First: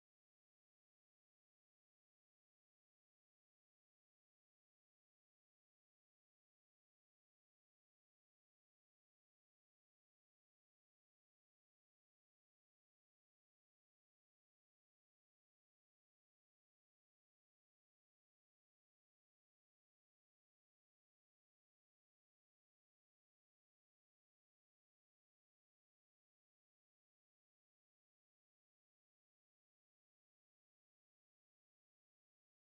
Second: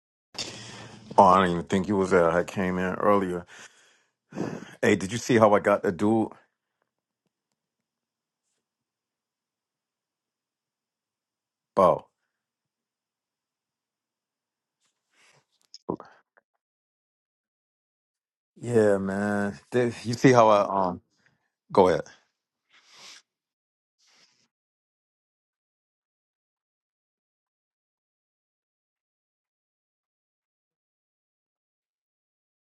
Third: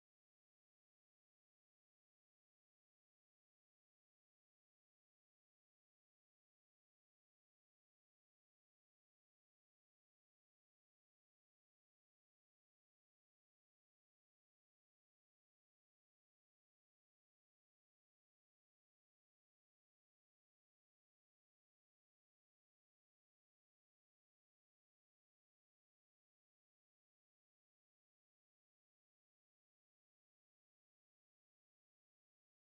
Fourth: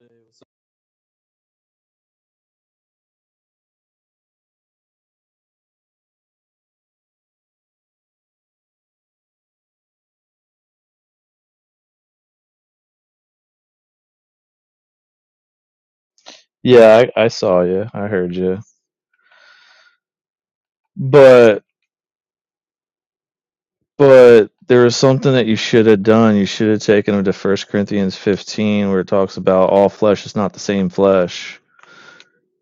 Hey, Oh, I didn't even think you was there. I came in earlier. Hey, did you see how I got the dude? Oh, Yeah, I, I saw you. I heard you. yeah, man. Did, you see how I um? But Go ahead. but there was something that you should have done. You should have taken him to First Corinthians 15 where it talks about all flesh is not the same flesh,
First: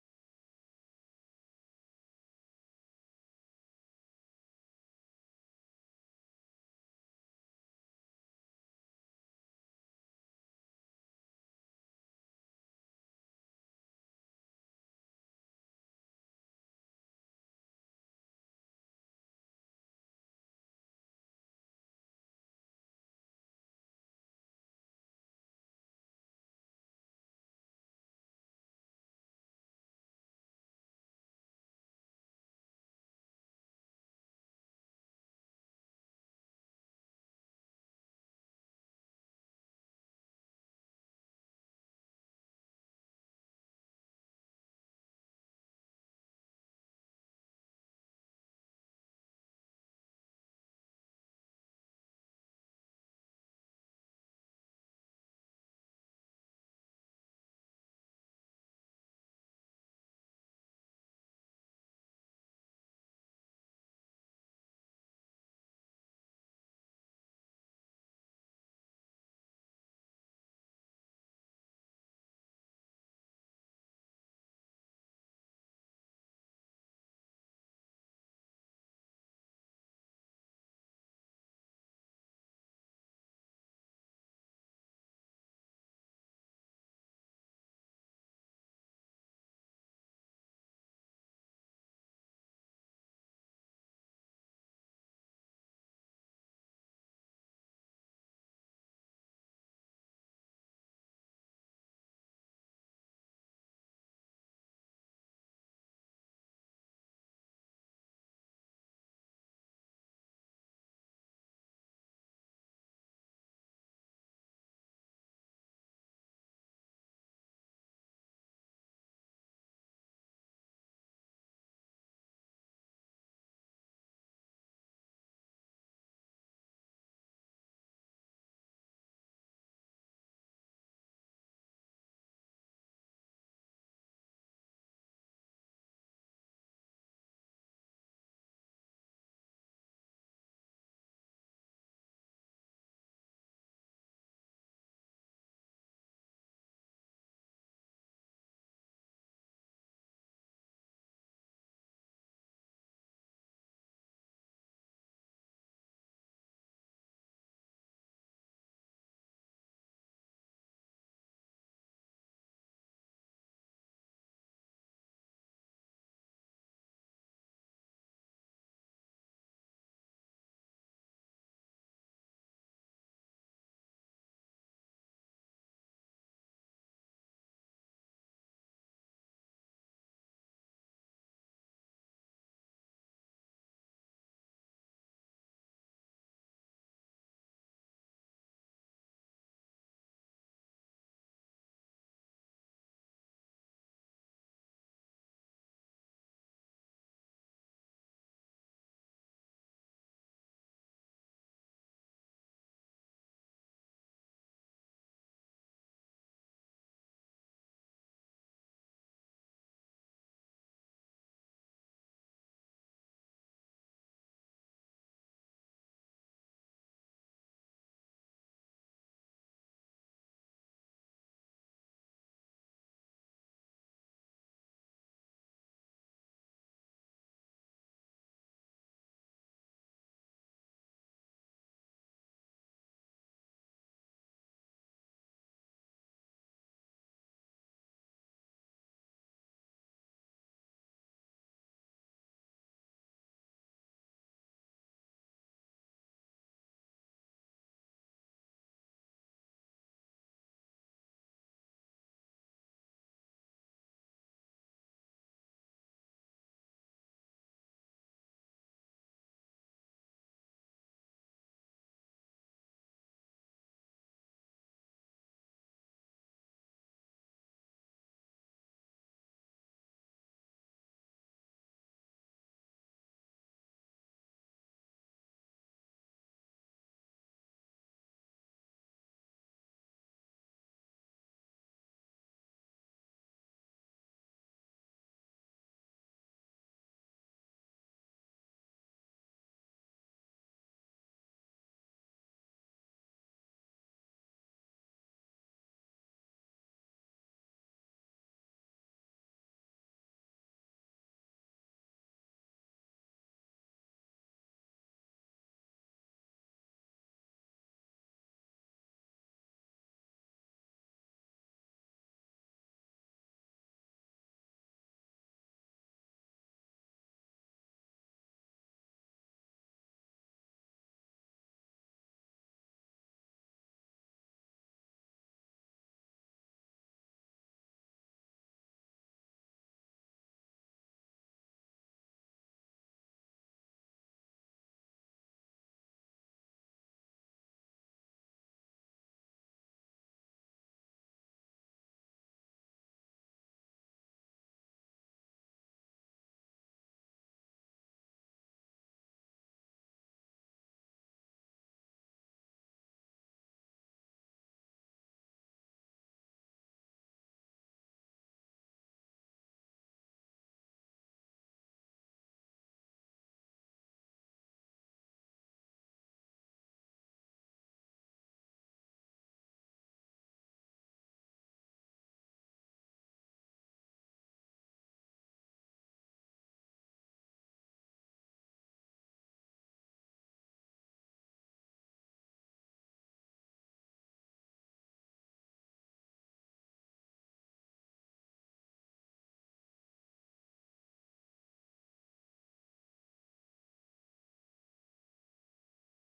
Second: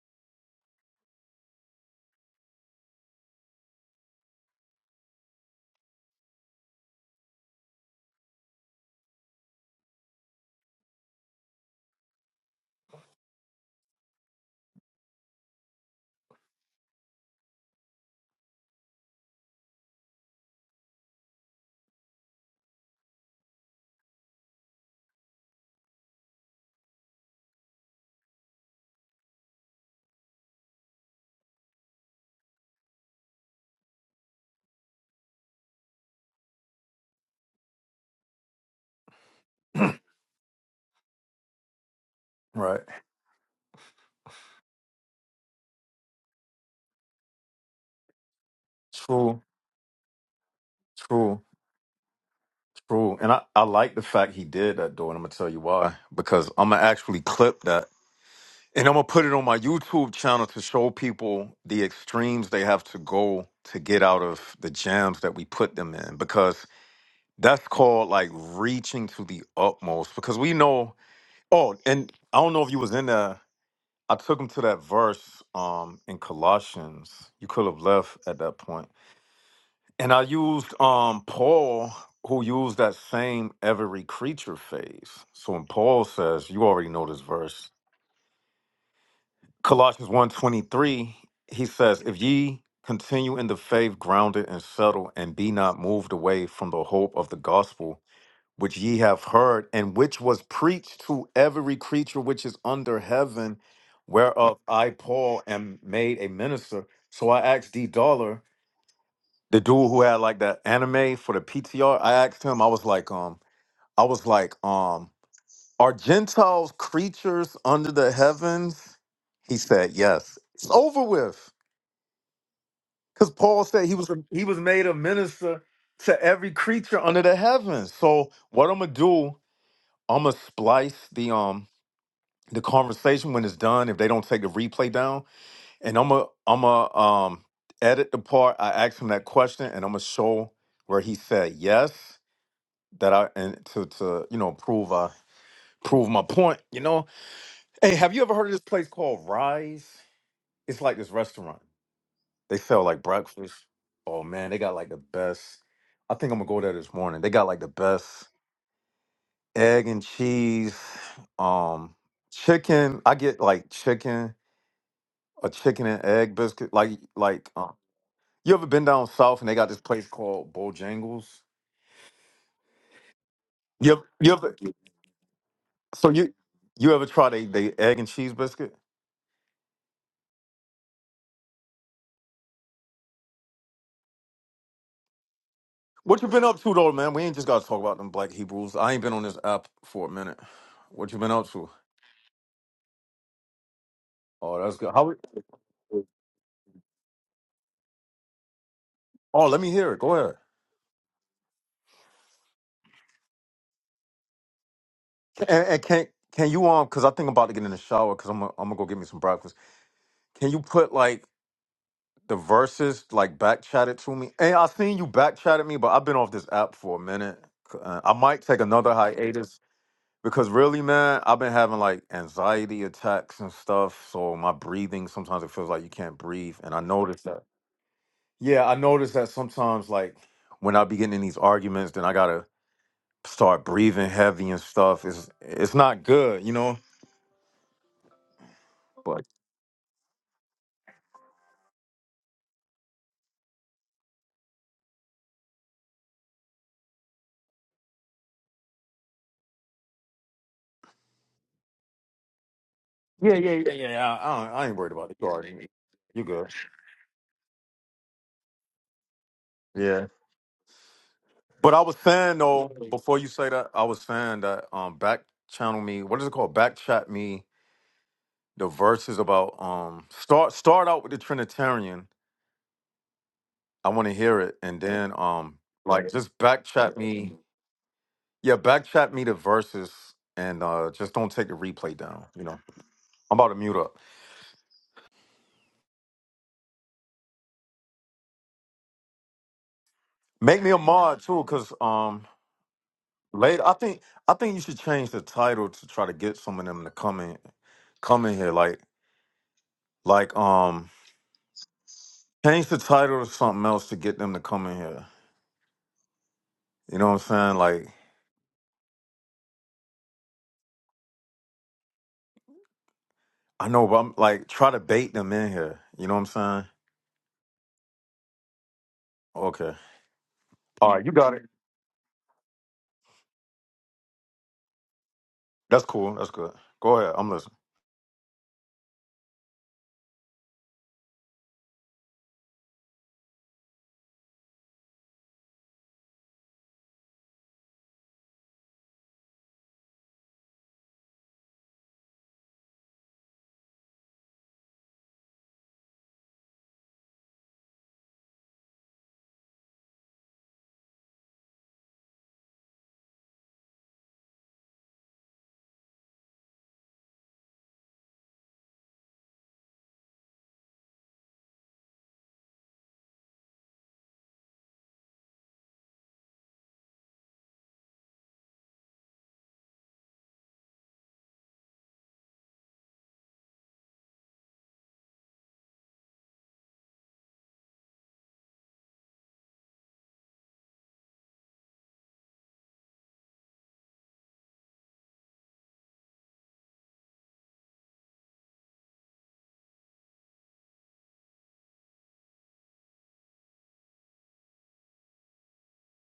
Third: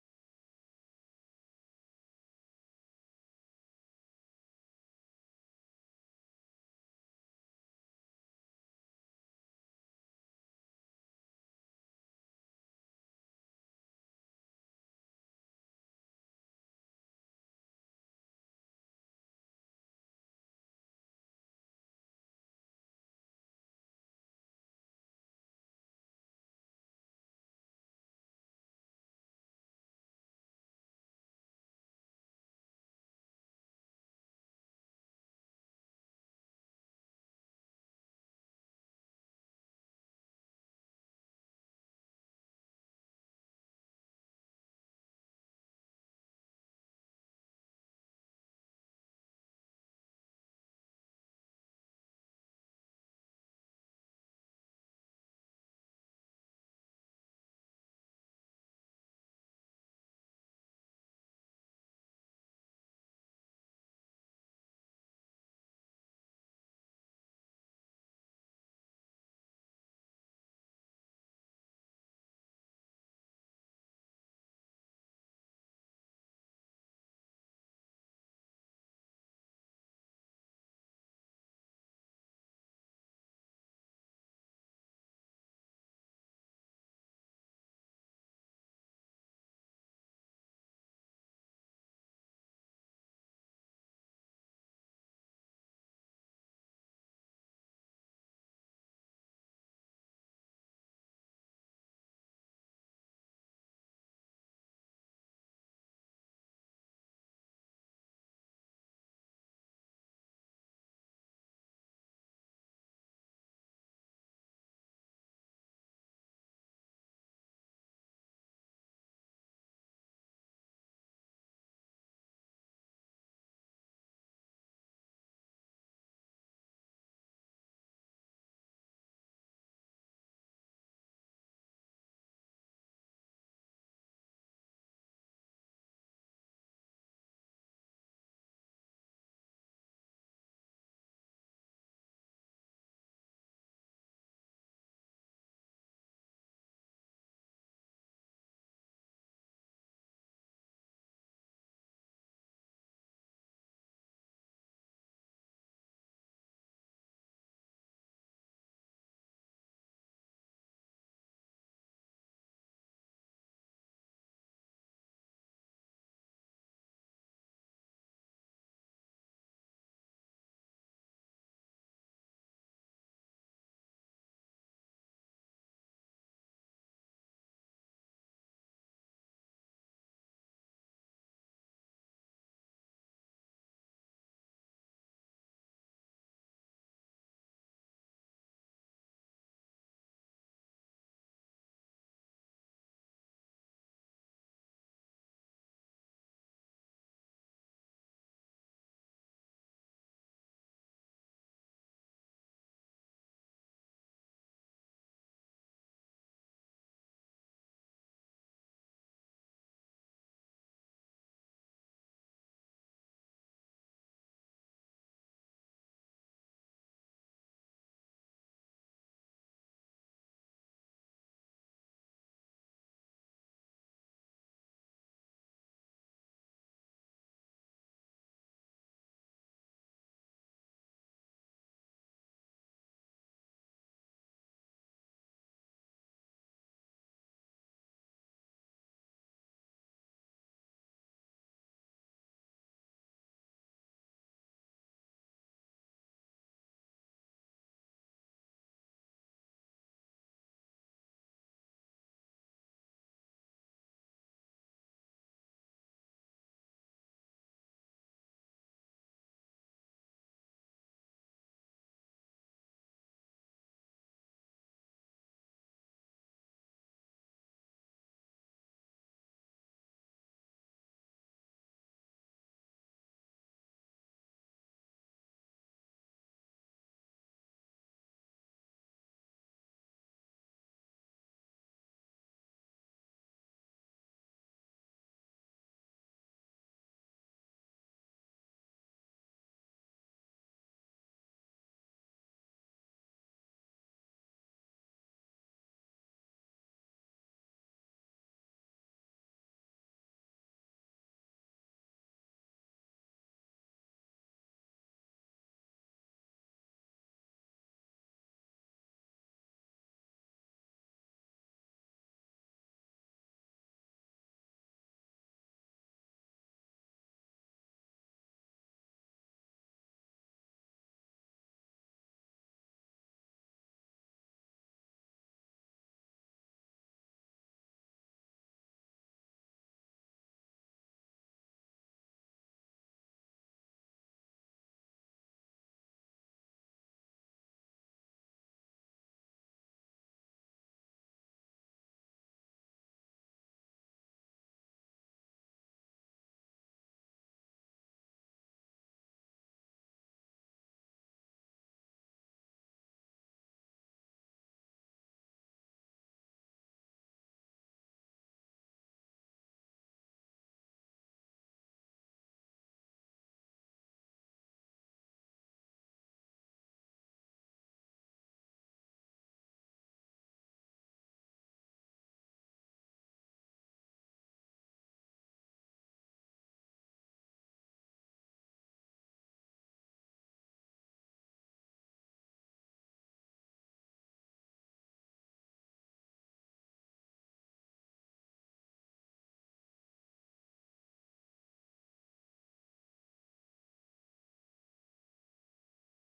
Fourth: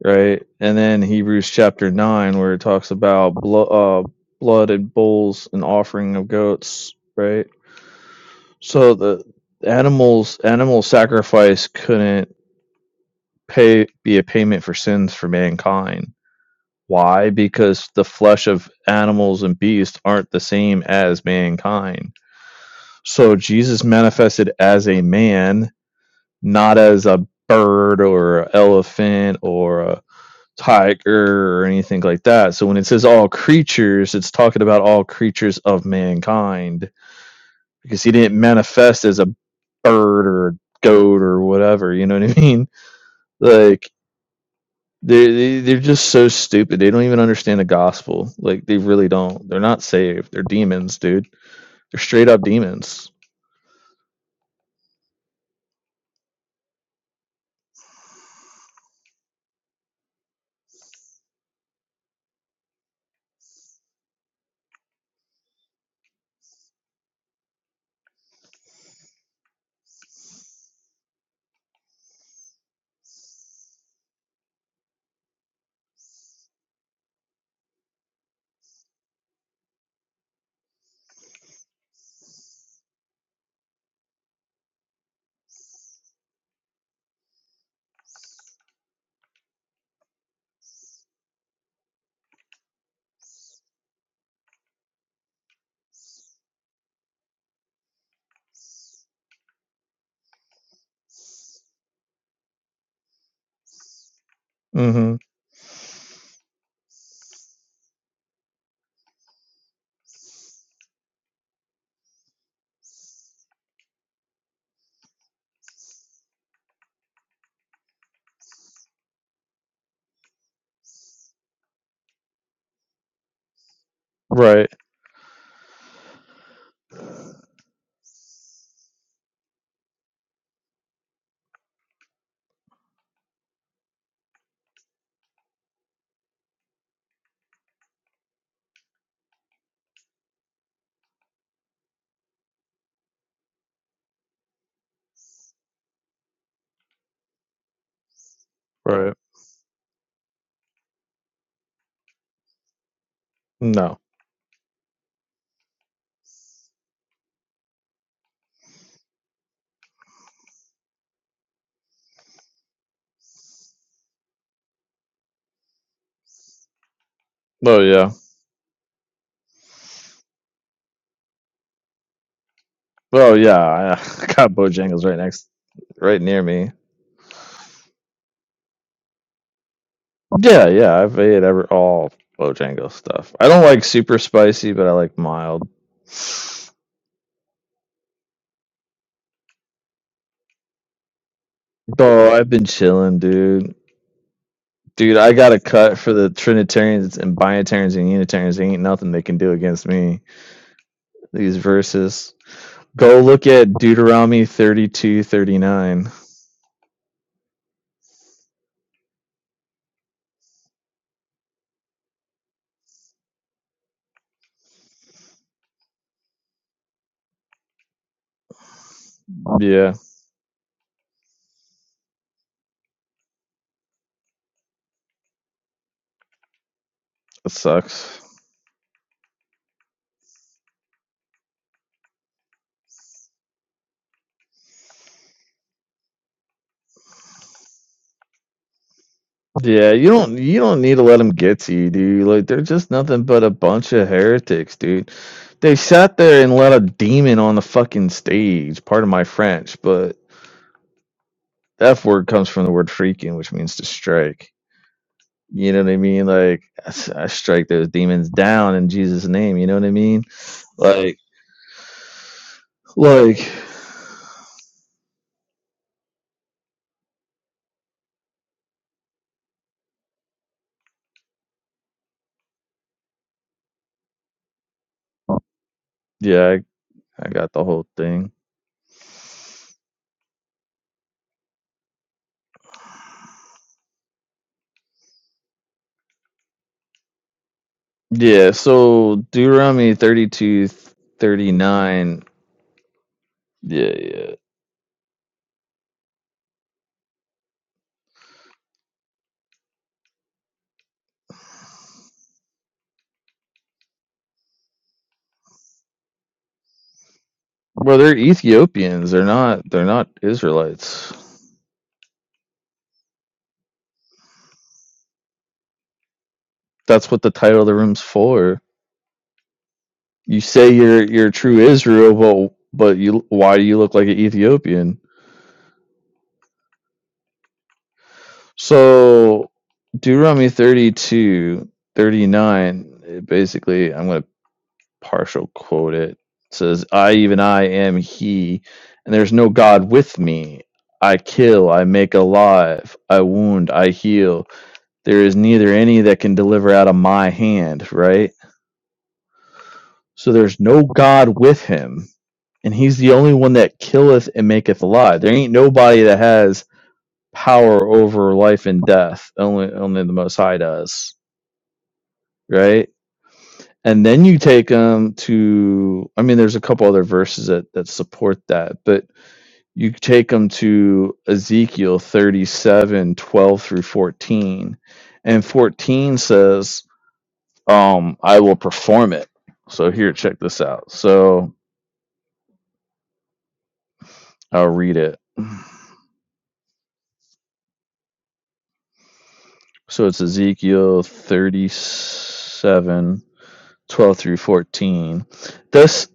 right? And then Hebrews chapter 9 where it talks about blo- uh, blood and bulls and offering of goats, right? So the animals animal sacrifice couldn't pay be a payment for sins for mankind Why? Because the flesh of animals and beasts aren't the same as mankind. So Jesus manifested as a man, not as a bird or an elephant or a tiger or anything like that. So when it says all creatures, it's talking about all creatures of mankind because he didn't manifest as a bird or a goat or whatever. You know what I mean? Right. Like They're they, they they are just so stupid. They don't even understand the gospel. Like they really True. don't. They're not saved. They're demons, dude. True. They're straight up demons. True. And I I like the fact he did that dude. And I'm gonna tell you why. Because I'm gonna actually clip that, and I'm gonna put it on my YouTube channel to show people the extremes they have to go to get out of the jams that we put them in. Because that's called like reaching to the utmost. Because we know. Oh, and I don't know if you was in there. I took him to that verse um in Colossians. You could have left at that point. And I used um Paul who used that same every creature phase. So when Paul says, you already know this verse, Colossians 1:23, he says, "If ye continue in the faith grounded and settled and be not moved away from the hope of the gospel which ye have heard, and which was preached to every creature which is under heaven, whereof I, Mm-hmm. Paul, am made a minister. So I asked D Dollar, the dude who had like the anime for the PTR, I asked him, I was like, um, I was like, um, are Gentiles creatures under the heavens? He said, Yes. It's over with. Because Paul said he was he was Right. made a minister to every creature under the heavens. So what I'm gonna do, I'm gonna splice the um the conversation when it's done, if they don't take the replay down, and I'm a I'm a um edit the part I asked him that question, and I'm gonna show where he said yes that I and to to you know prove I prove my point. You know, hey, have you ever heard of this place Right. called Rise? It's like this restaurant. They sell like breakfast. No. Oh man, they got like the best. I think I'm gonna go there this morning. They got like the best egg and cheese, um, chicken. I get like chicken a chicken and egg biscuit. Like like um, Oh yeah. you ever been down south and they got this place called Bojangles? Oh yeah. I Yep. I You got ever, you ever Bojangles right next, so right you near me. you ever tried a the egg and cheese biscuit? Yeah. Yeah. I've ate ever all Bojangles stuff. I don't like super spicy, but I like mild. What you been up to though, man? We ain't just gotta talk about them black Hebrews. I ain't been on this app for a minute. What you been up to? Oh, I've been chilling, dude. Oh, that's good. How? Dude, I got a cut we- for the Trinitarians and Binitarians and Unitarians. There ain't nothing they can Oh, do let me against hear it. Go me. ahead. these verses. Go look at Deuteronomy 32, And, and can 39. can you um? Because I think I'm about to get in the shower. Because I'm i I'm gonna go get me some breakfast. Can you put like the verses like back chatted to me. Hey, I seen you back chatted me, but I've been off this app for a minute. Uh, I might take another hiatus Yeah, because really, man, I've been having like anxiety attacks and stuff. So my breathing sometimes it feels like you can't breathe, and I noticed that. it sucks. Yeah, I noticed that sometimes like when I be getting in these arguments, then I gotta start breathing heavy and stuff. It's it's not good, you know. But Yeah, you don't you don't need to let them get to you, dude. Like they're just nothing but a bunch of heretics, dude. They sat there and let a demon on the fucking stage. Pardon my French, but the F word comes from the word yeah, freaking, which yeah, yeah, means to yeah. I, I, strike. don't- I ain't worried about it. You already, You know what I you mean? good? Like I s- I strike those demons down in Jesus' name. You know what I Yeah. mean? Like, But I was saying though, before you say like, that, I was saying that um back channel me, what is it called? Back chat me the verses about um start start out with the Trinitarian. I want to hear it. And then um like just yeah, back chat I, I me. got the whole thing. Yeah, back chat me the verses and uh just don't take the replay down. You know. I'm about to mute up. Yeah, so Deuteronomy Make 32, me a mod too, cause 39. um later I Yeah, think I yeah. think you should change the title to try to get some of them to come in come in here. Like like um Change the title to something else to get them to come in here. You know what I'm saying? Like, Well, they're Ethiopians. They're not they're not Israelites. I know, but I'm like, try to bait them in here. You know what I'm saying? That's what the title of the room's for. Okay. You say All you're right, you you're got it. true Israel, but but you why do you look like an Ethiopian? That's cool. That's good. Go ahead. I'm listening. So Deuteronomy 32, 39. it basically I'm going to partial quote it. It says, I, even I, am He, and there's no God with me. I kill, I make alive, I wound, I heal. There is neither any that can deliver out of my hand, right? So there's no God with him, and he's the only one that killeth and maketh alive. There ain't nobody that has power over life and death. Only only the most high does, right? And then you take them to I mean there's a couple other verses that, that support that, but you take them to Ezekiel 37, 12 through 14. And 14 says, um, I will perform it. So here, check this out. So I'll read it. So it's Ezekiel 37 12 through 14. Thus,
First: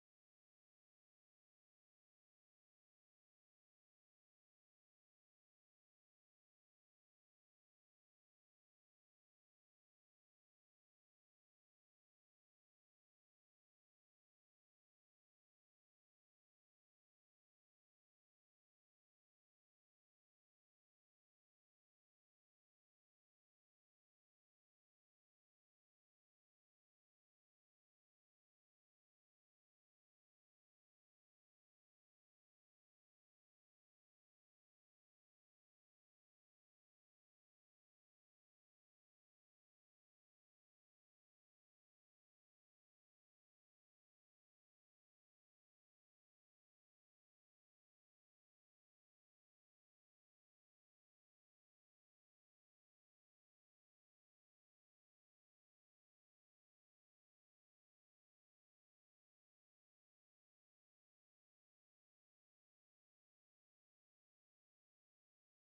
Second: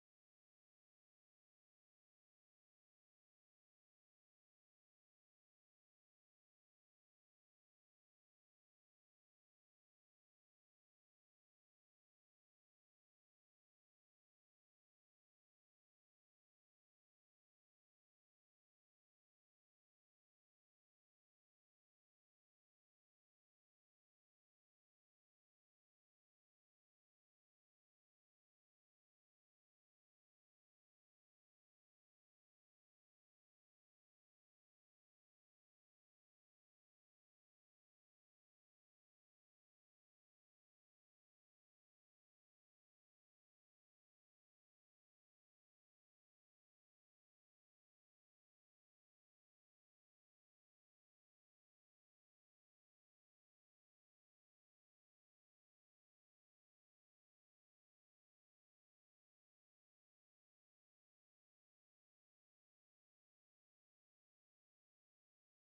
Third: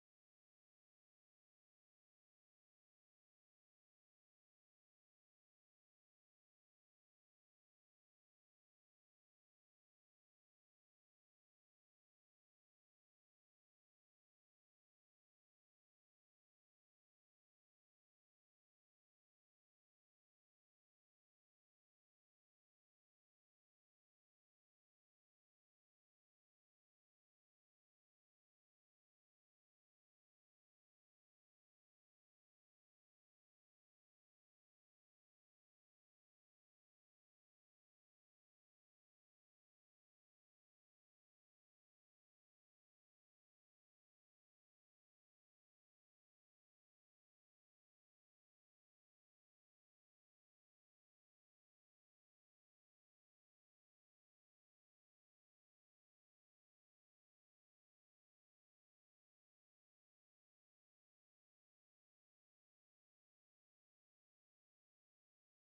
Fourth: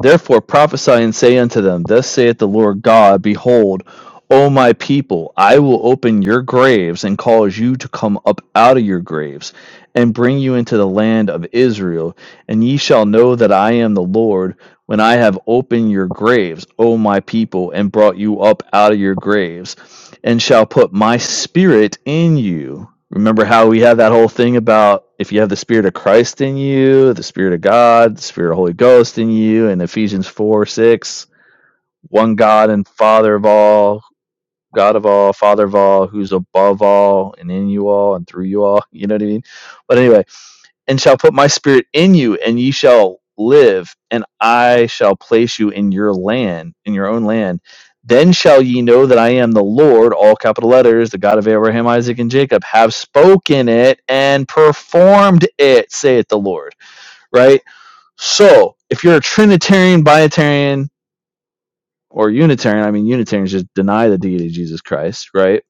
therefore prophesy and say unto them, Thus saith the Lord God, Behold, O my people, I will open your graves and cause you to come up out of your graves and bring you into the land of Israel. And ye shall know that I am the Lord when I have opened your graves, O my people, and brought you up out of your graves, and shall put my spirit in you Remember how we have that whole thing about if you have the Spirit of Christ in you, the Spirit of God, the Spirit of Holy Ghost in you, and Ephesians four six, one God and Father of all, God of all, Father of all, who's above all and in you all and through you all. You know what I mean? But anyway, and shall put my spirit in you, and ye shall live, and I shall place you in your land, in your own land. Then shall ye know that I am the Lord, all capital letters, the God of Abraham, Isaac, and Jacob, have spoken it and performed it, saith the Lord. Right? So, if you're a Trinitarian, Biotarian, or Unitarian, I mean, Unitarians just deny the deity of Jesus Christ, right?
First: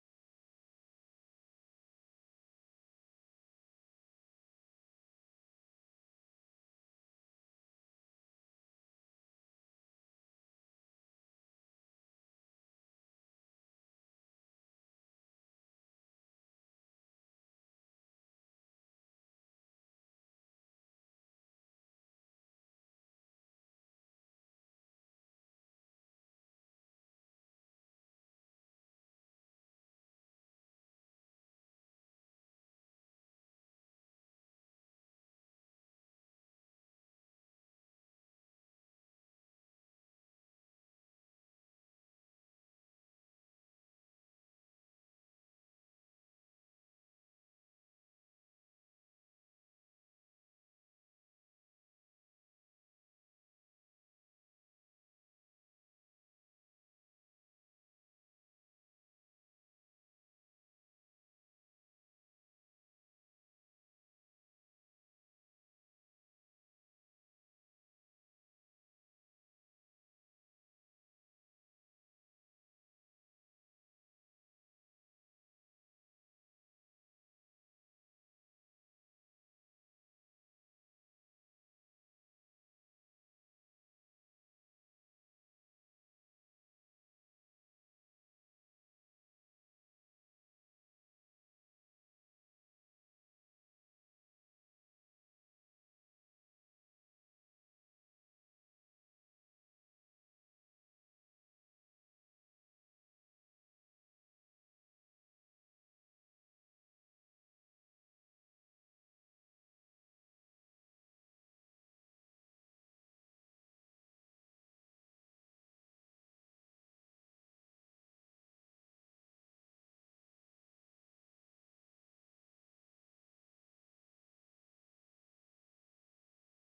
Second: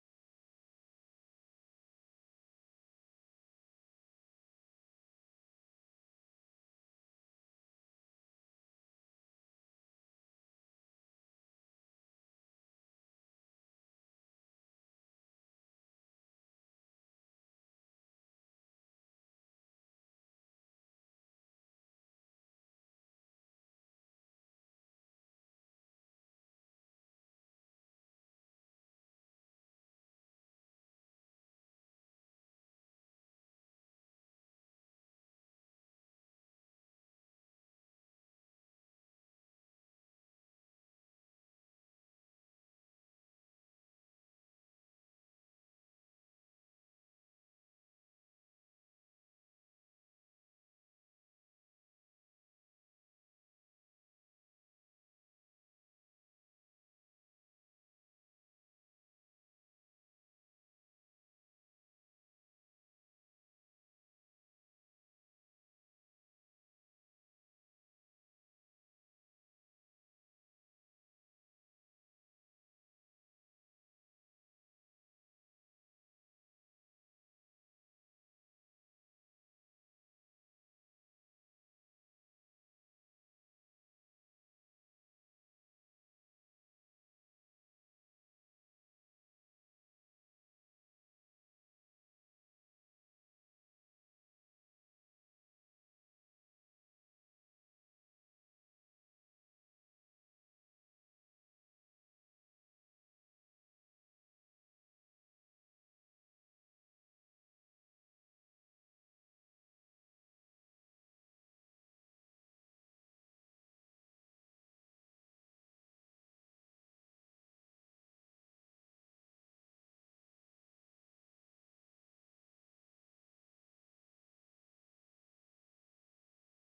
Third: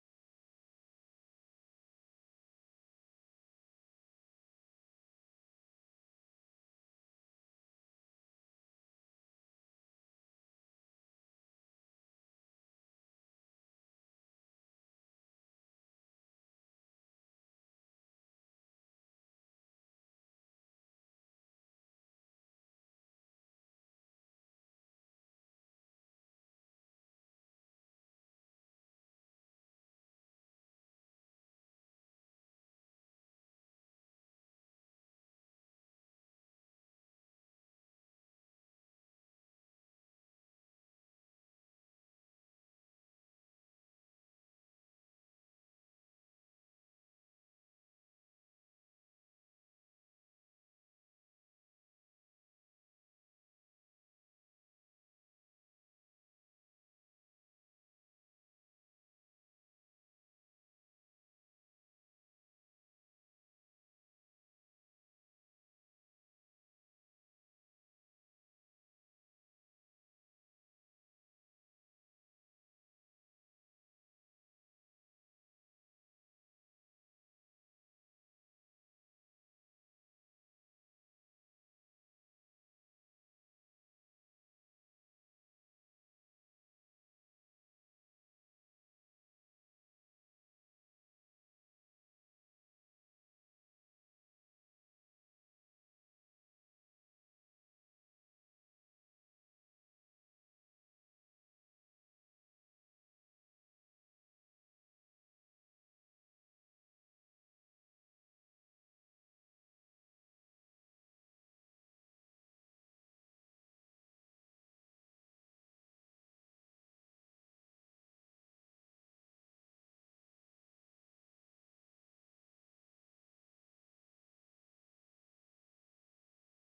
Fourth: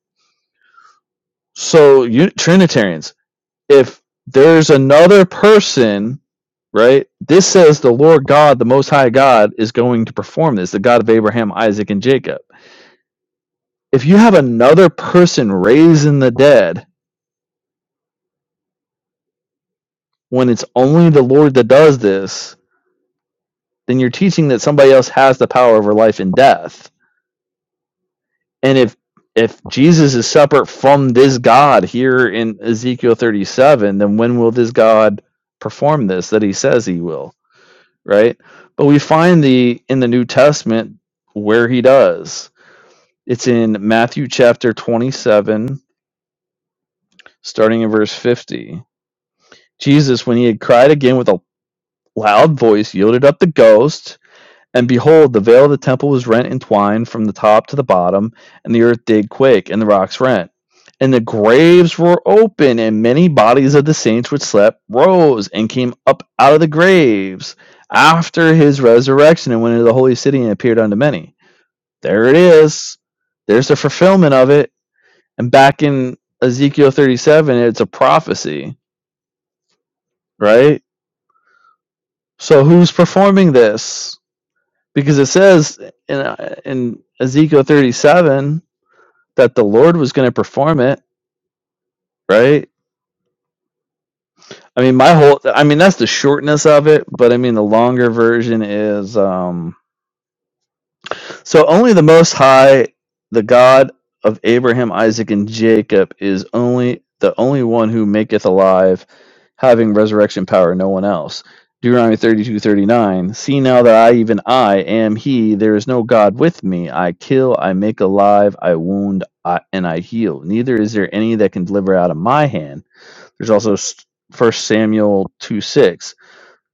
So, you, Trinitarians, if there's another person, right? This says the Lord God, the Most High God, is going to perform this, the God of Abraham, Isaac, and Jacob. If you have another person raising the dead when it's only the Lord that does this, then you're teaching that somebody else has the power over life and death. And if if Jesus is separate from this God here in Ezekiel 37, then when will this God perform this that he says he will? right? But we find the in the New Testament where he does. It's in Matthew chapter 27, starting in verse 50. Jesus, when he had cried again with a loud voice, yielded up the ghost. And behold, the veil of the temple was rent in twine from the top to the bottom, and the earth did quake, and the rocks rent. And the graves were open, and many bodies of the saints which slept rose and came up out of the graves after his resurrection and went into the holy city and appeared unto many. There it is. There's the fulfillment of it. And back in Ezekiel 37, it's a prophecy, right? So who's performing this? because it says in uh, in Ezekiel 37 that the Lord was going to perform it, right? I mean, my whole I mean that's the shortness of it, but I mean the longer version is um So only the Most High, the God of Abraham, Isaac, and Jacob, is only the only one who maketh alive, having resurrection power. No one else. Deuteronomy thirty-two thirty-nine. See now that I, even I, am He. There is no God with me. I kill, I make alive, I wound, I, and I heal. Neither is there any that can deliver out of my hand. There's also First Samuel two six.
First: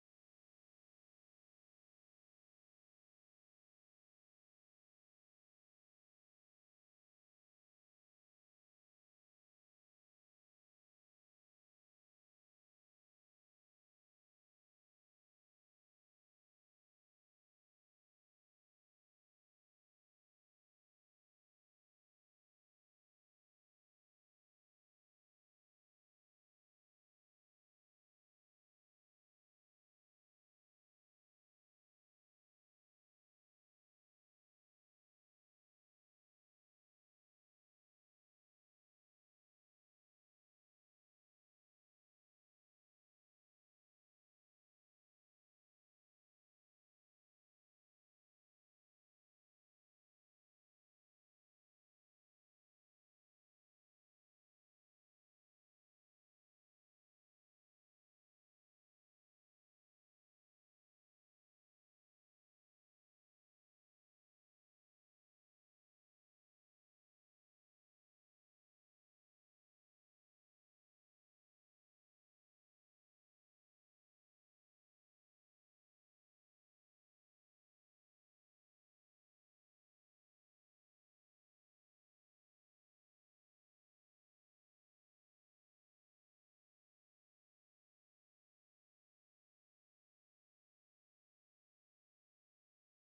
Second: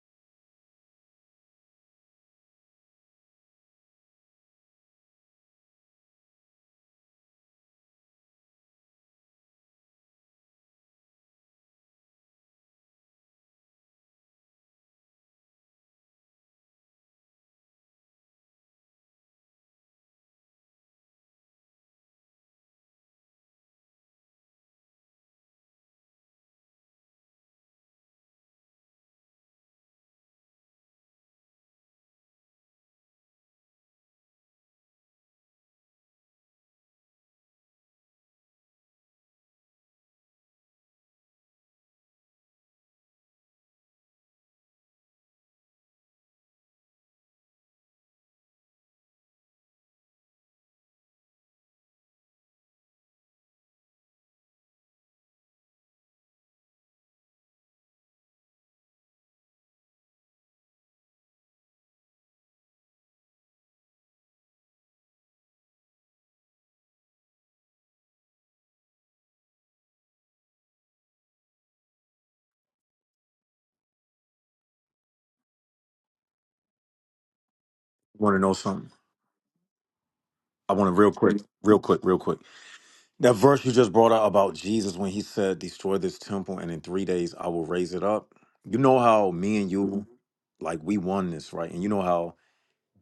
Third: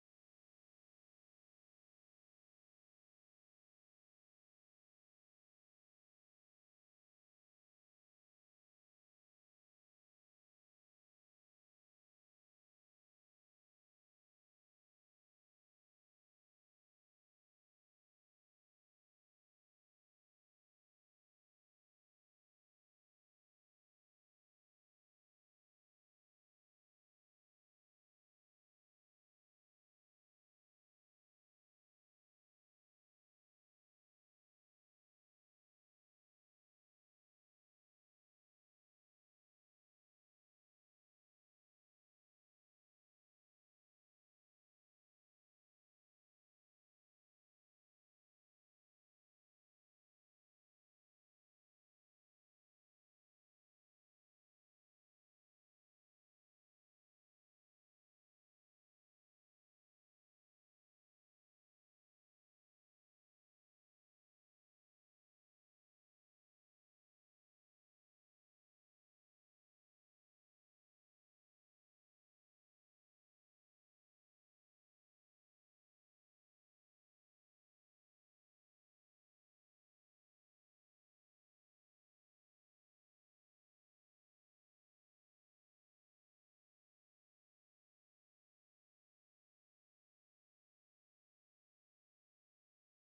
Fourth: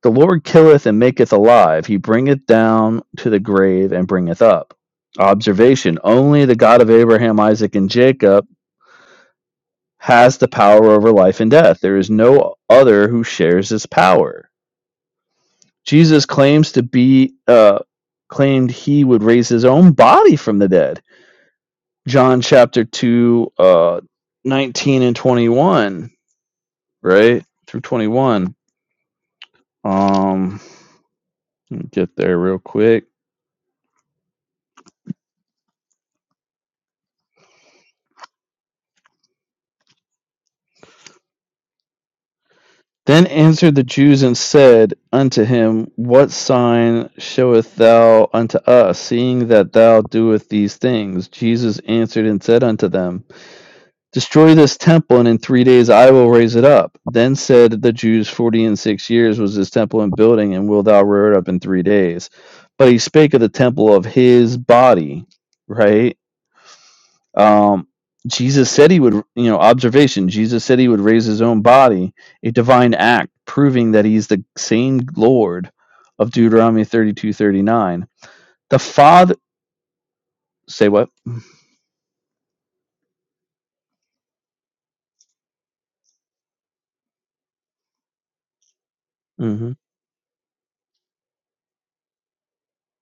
The Lord killeth and maketh alive. He bringeth down to the grave and bringeth up. Observation Only the God of Abraham, Isaac, and Jacob has the power over life and death. There is no other who shares his power. Jesus claims to be, uh, claimed he would raise his own body from the dead. John chapter 2, uh, 19 and 21, right? Through 21. Um, get there real quick. Then answered the Jews and said unto him, What sign showeth thou unto us, seeing that thou doest these things? Jesus answered and said unto them, Destroy this temple, and in three days I will raise it up. Then said the Jews, Forty and six years was this temple in building, and wilt thou rear it up in three days? But he spake of the temple of his body, right? Um, Jesus said he would, you know, observation. Jesus said he would raise his own body, a divine act proving that he's the same Lord of Deuteronomy thirty-two thirty-nine. Want to know The something? Father, I say want to what? real quick, real quick, real quick. That verse you just brought out about Jesus when he said, "Destroy this temple, and in three days I will raise it up." You know how me Mm and hmm. you, like, we won this, right? And you know how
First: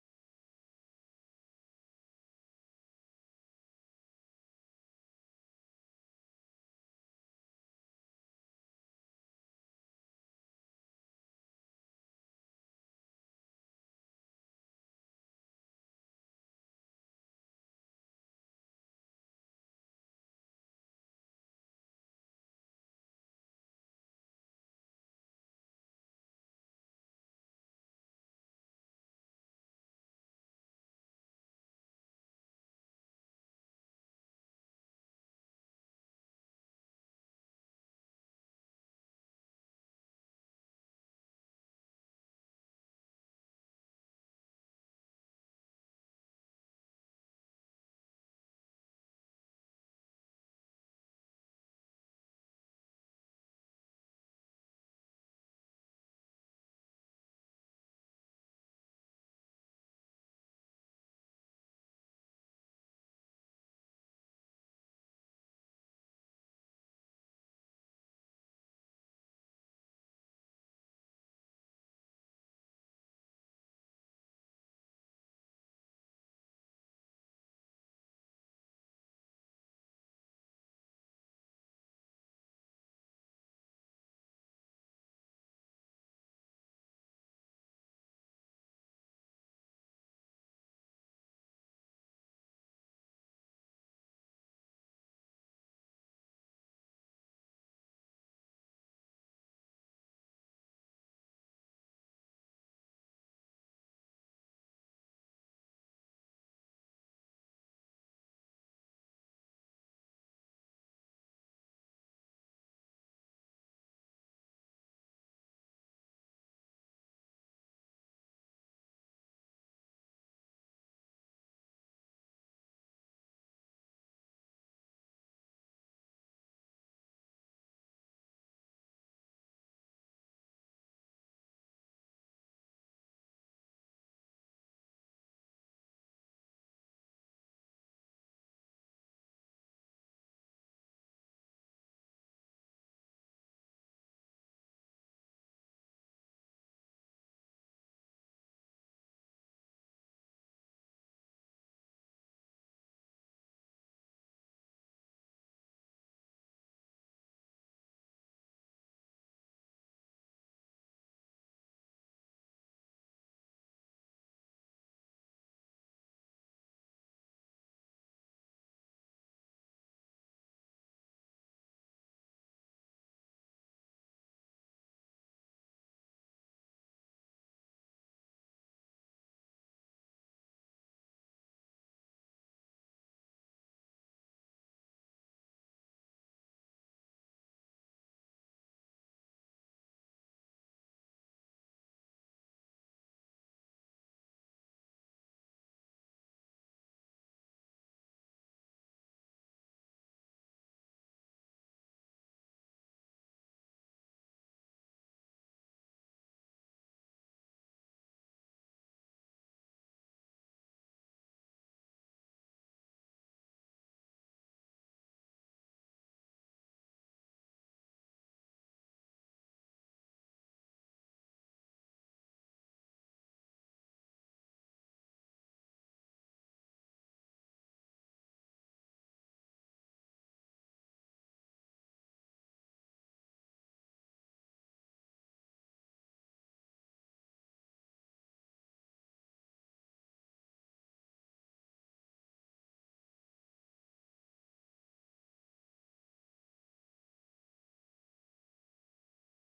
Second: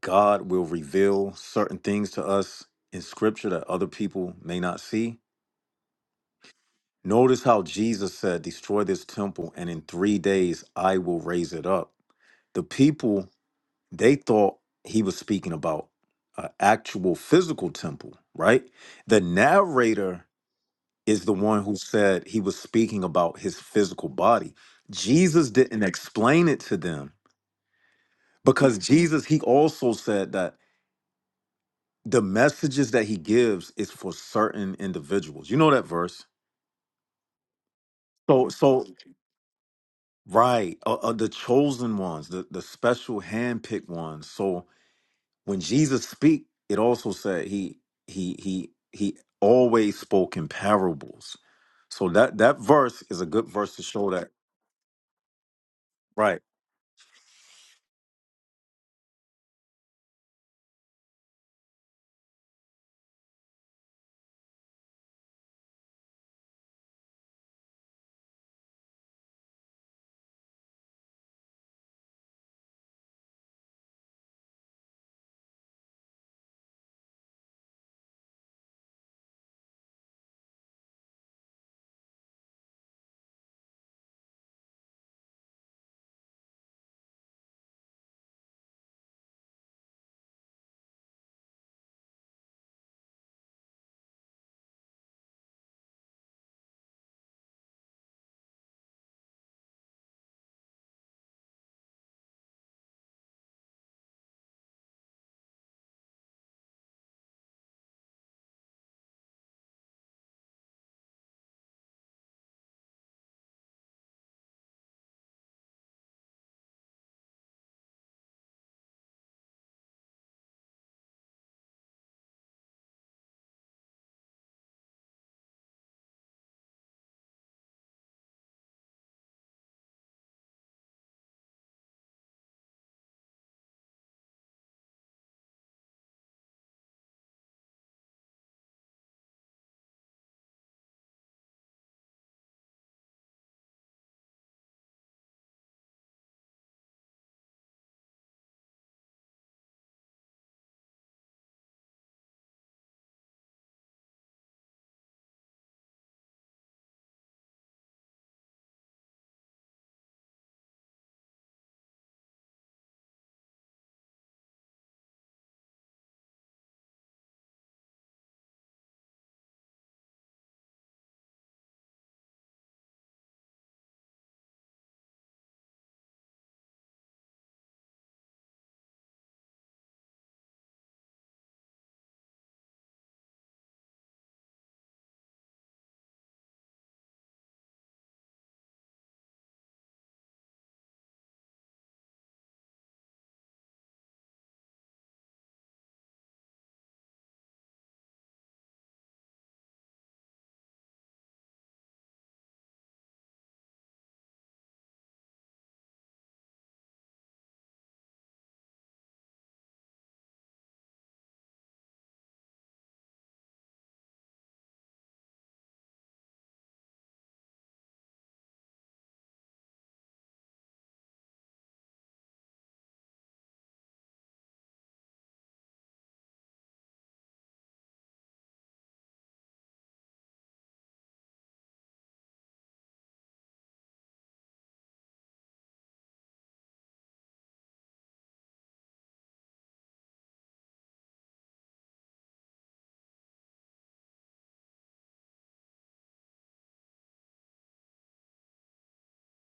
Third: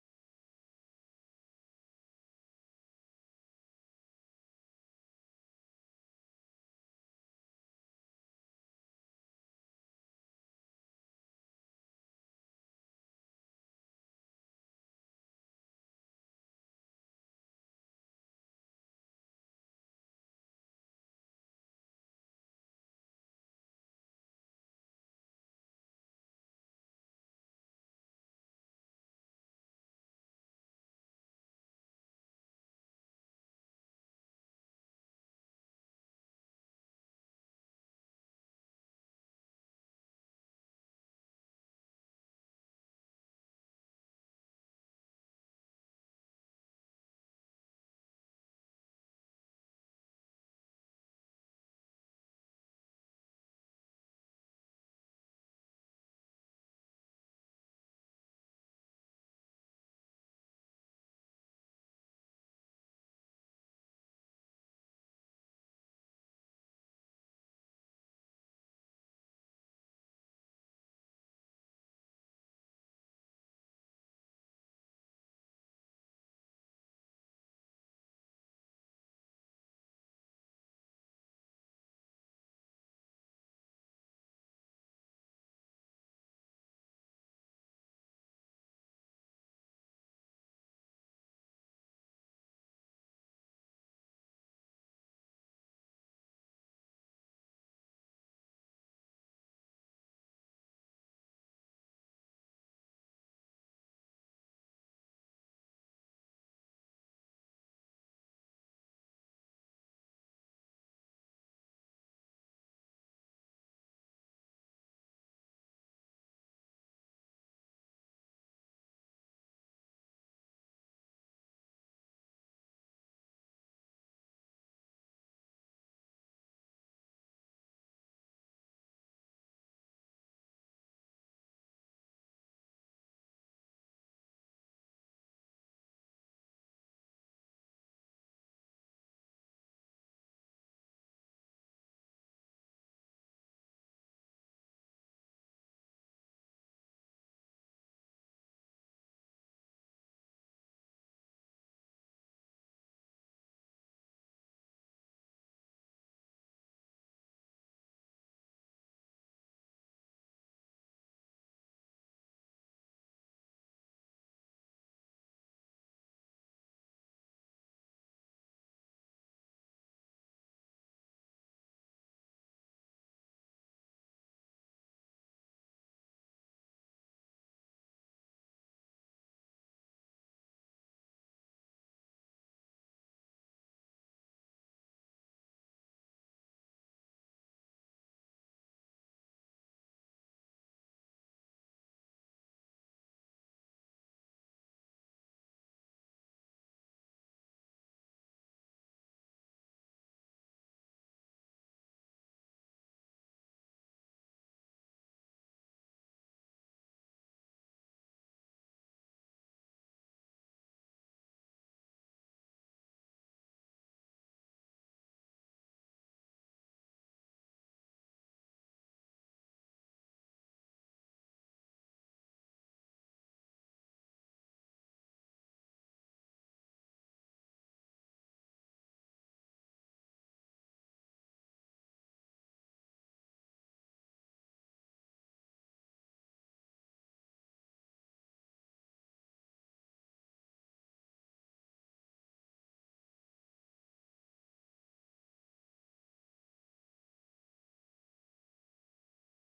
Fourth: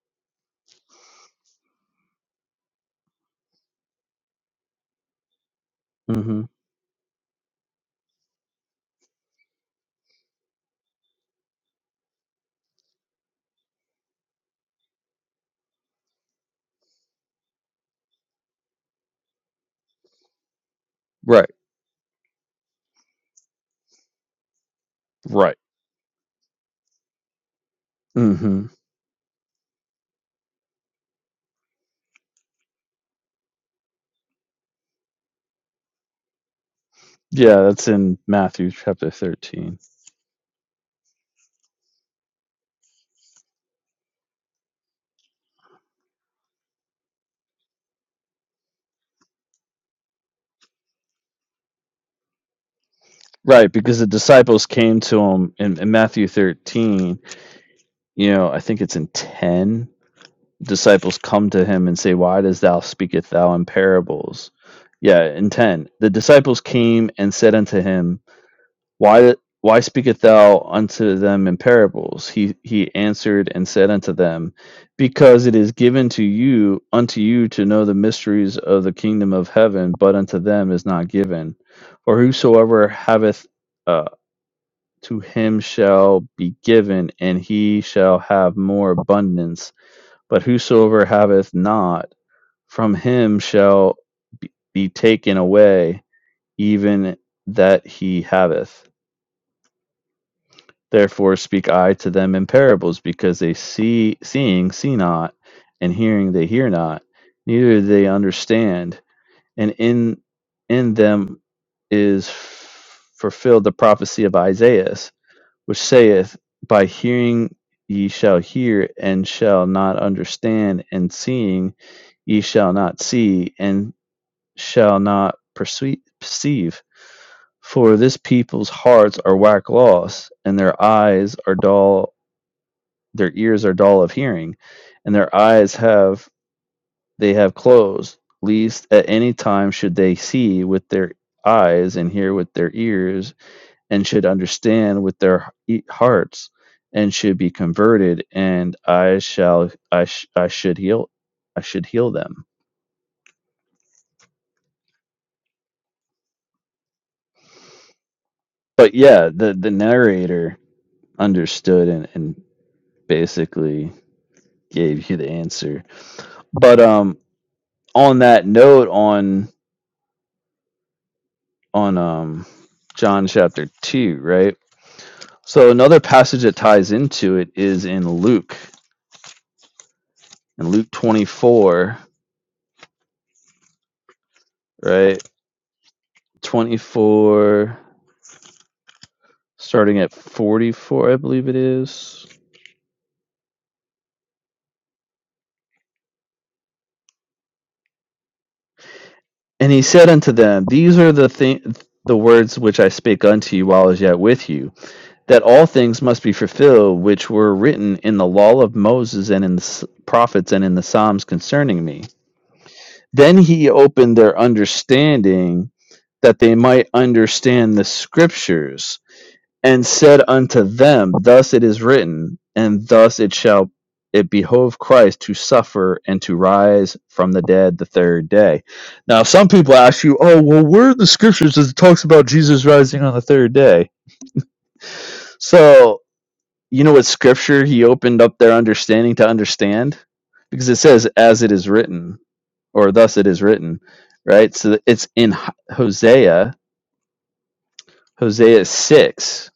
God will reveal certain things to us in Scripture that other people may not see Mm hmm. Notice how Jesus said, Destroy this temple, and in three days I will raise it up. The people, they thought he was speaking about an actual physical temple, right? The narrator is the Right. one who said he was speaking about his physical body. Jesus Right. didn't explain it to them Mm hmm. because Jesus, he also said that the messages that he gives is for certain individuals. You know that verse. Yeah, that's in So, Matthew so chapter 13. Right. Uh, uh, the chosen ones, the, the special handpicked ones. So when Jesus speak, it also said he he he he always spoke in parables. So that that verse is a good Right, verse to because the show that. disciples came to him in, in Matthew Right. 13, you know, I think it's in 10 disciples come to him and say, Why does thou speakest thou in parables? Yeah, in ten. The disciples came and said unto him, Why why speakest thou unto them in parables? He he answered and said unto them, Because it is given to you unto you to know the mysteries of the kingdom of heaven, but unto them is not given. For whosoever haveth uh, to him shall be given, and he shall have more abundance but whosoever haveth not, from him shall be taken away, even that he haveth. Therefore speak I to them in parables, because they see, seeing, see not, and hearing, they hear not, neither do they understand. And in in them is fulfilled the prophecy of Isaiah, which saith, By hearing ye shall hear and shall not understand, and seeing ye shall not see and shall not perceive. For this people's hearts are whack lost, and their eyes are dull, their ears are dull of hearing, and their eyes have they have closed, lest at any time should they see with their eyes and hear with their ears and should understand with their hearts and should be converted and i shall i, sh- I should heal i should heal them but yeah the the narrator understood and, and basically gave you the answer but um on that note on on um john chapter 2 right so another passage that ties into it is in luke in luke 24 right 24 starting at 44 i believe it is and he said unto them these are the things, the words which i spake unto you while i was yet with you that all things must be fulfilled which were written in the law of moses and in the prophets and in the psalms concerning me then he opened their understanding that they might understand the scriptures and said unto them, Thus it is written, and thus it shall it behove Christ to suffer and to rise from the dead the third day. Now, if some people ask you, Oh, well, where are the scriptures that talks about Jesus rising on the third day? So, you know what scripture he opened up their understanding to understand? Because it says, As it is written, or thus it is written, right? So it's in Hosea, Hosea 6,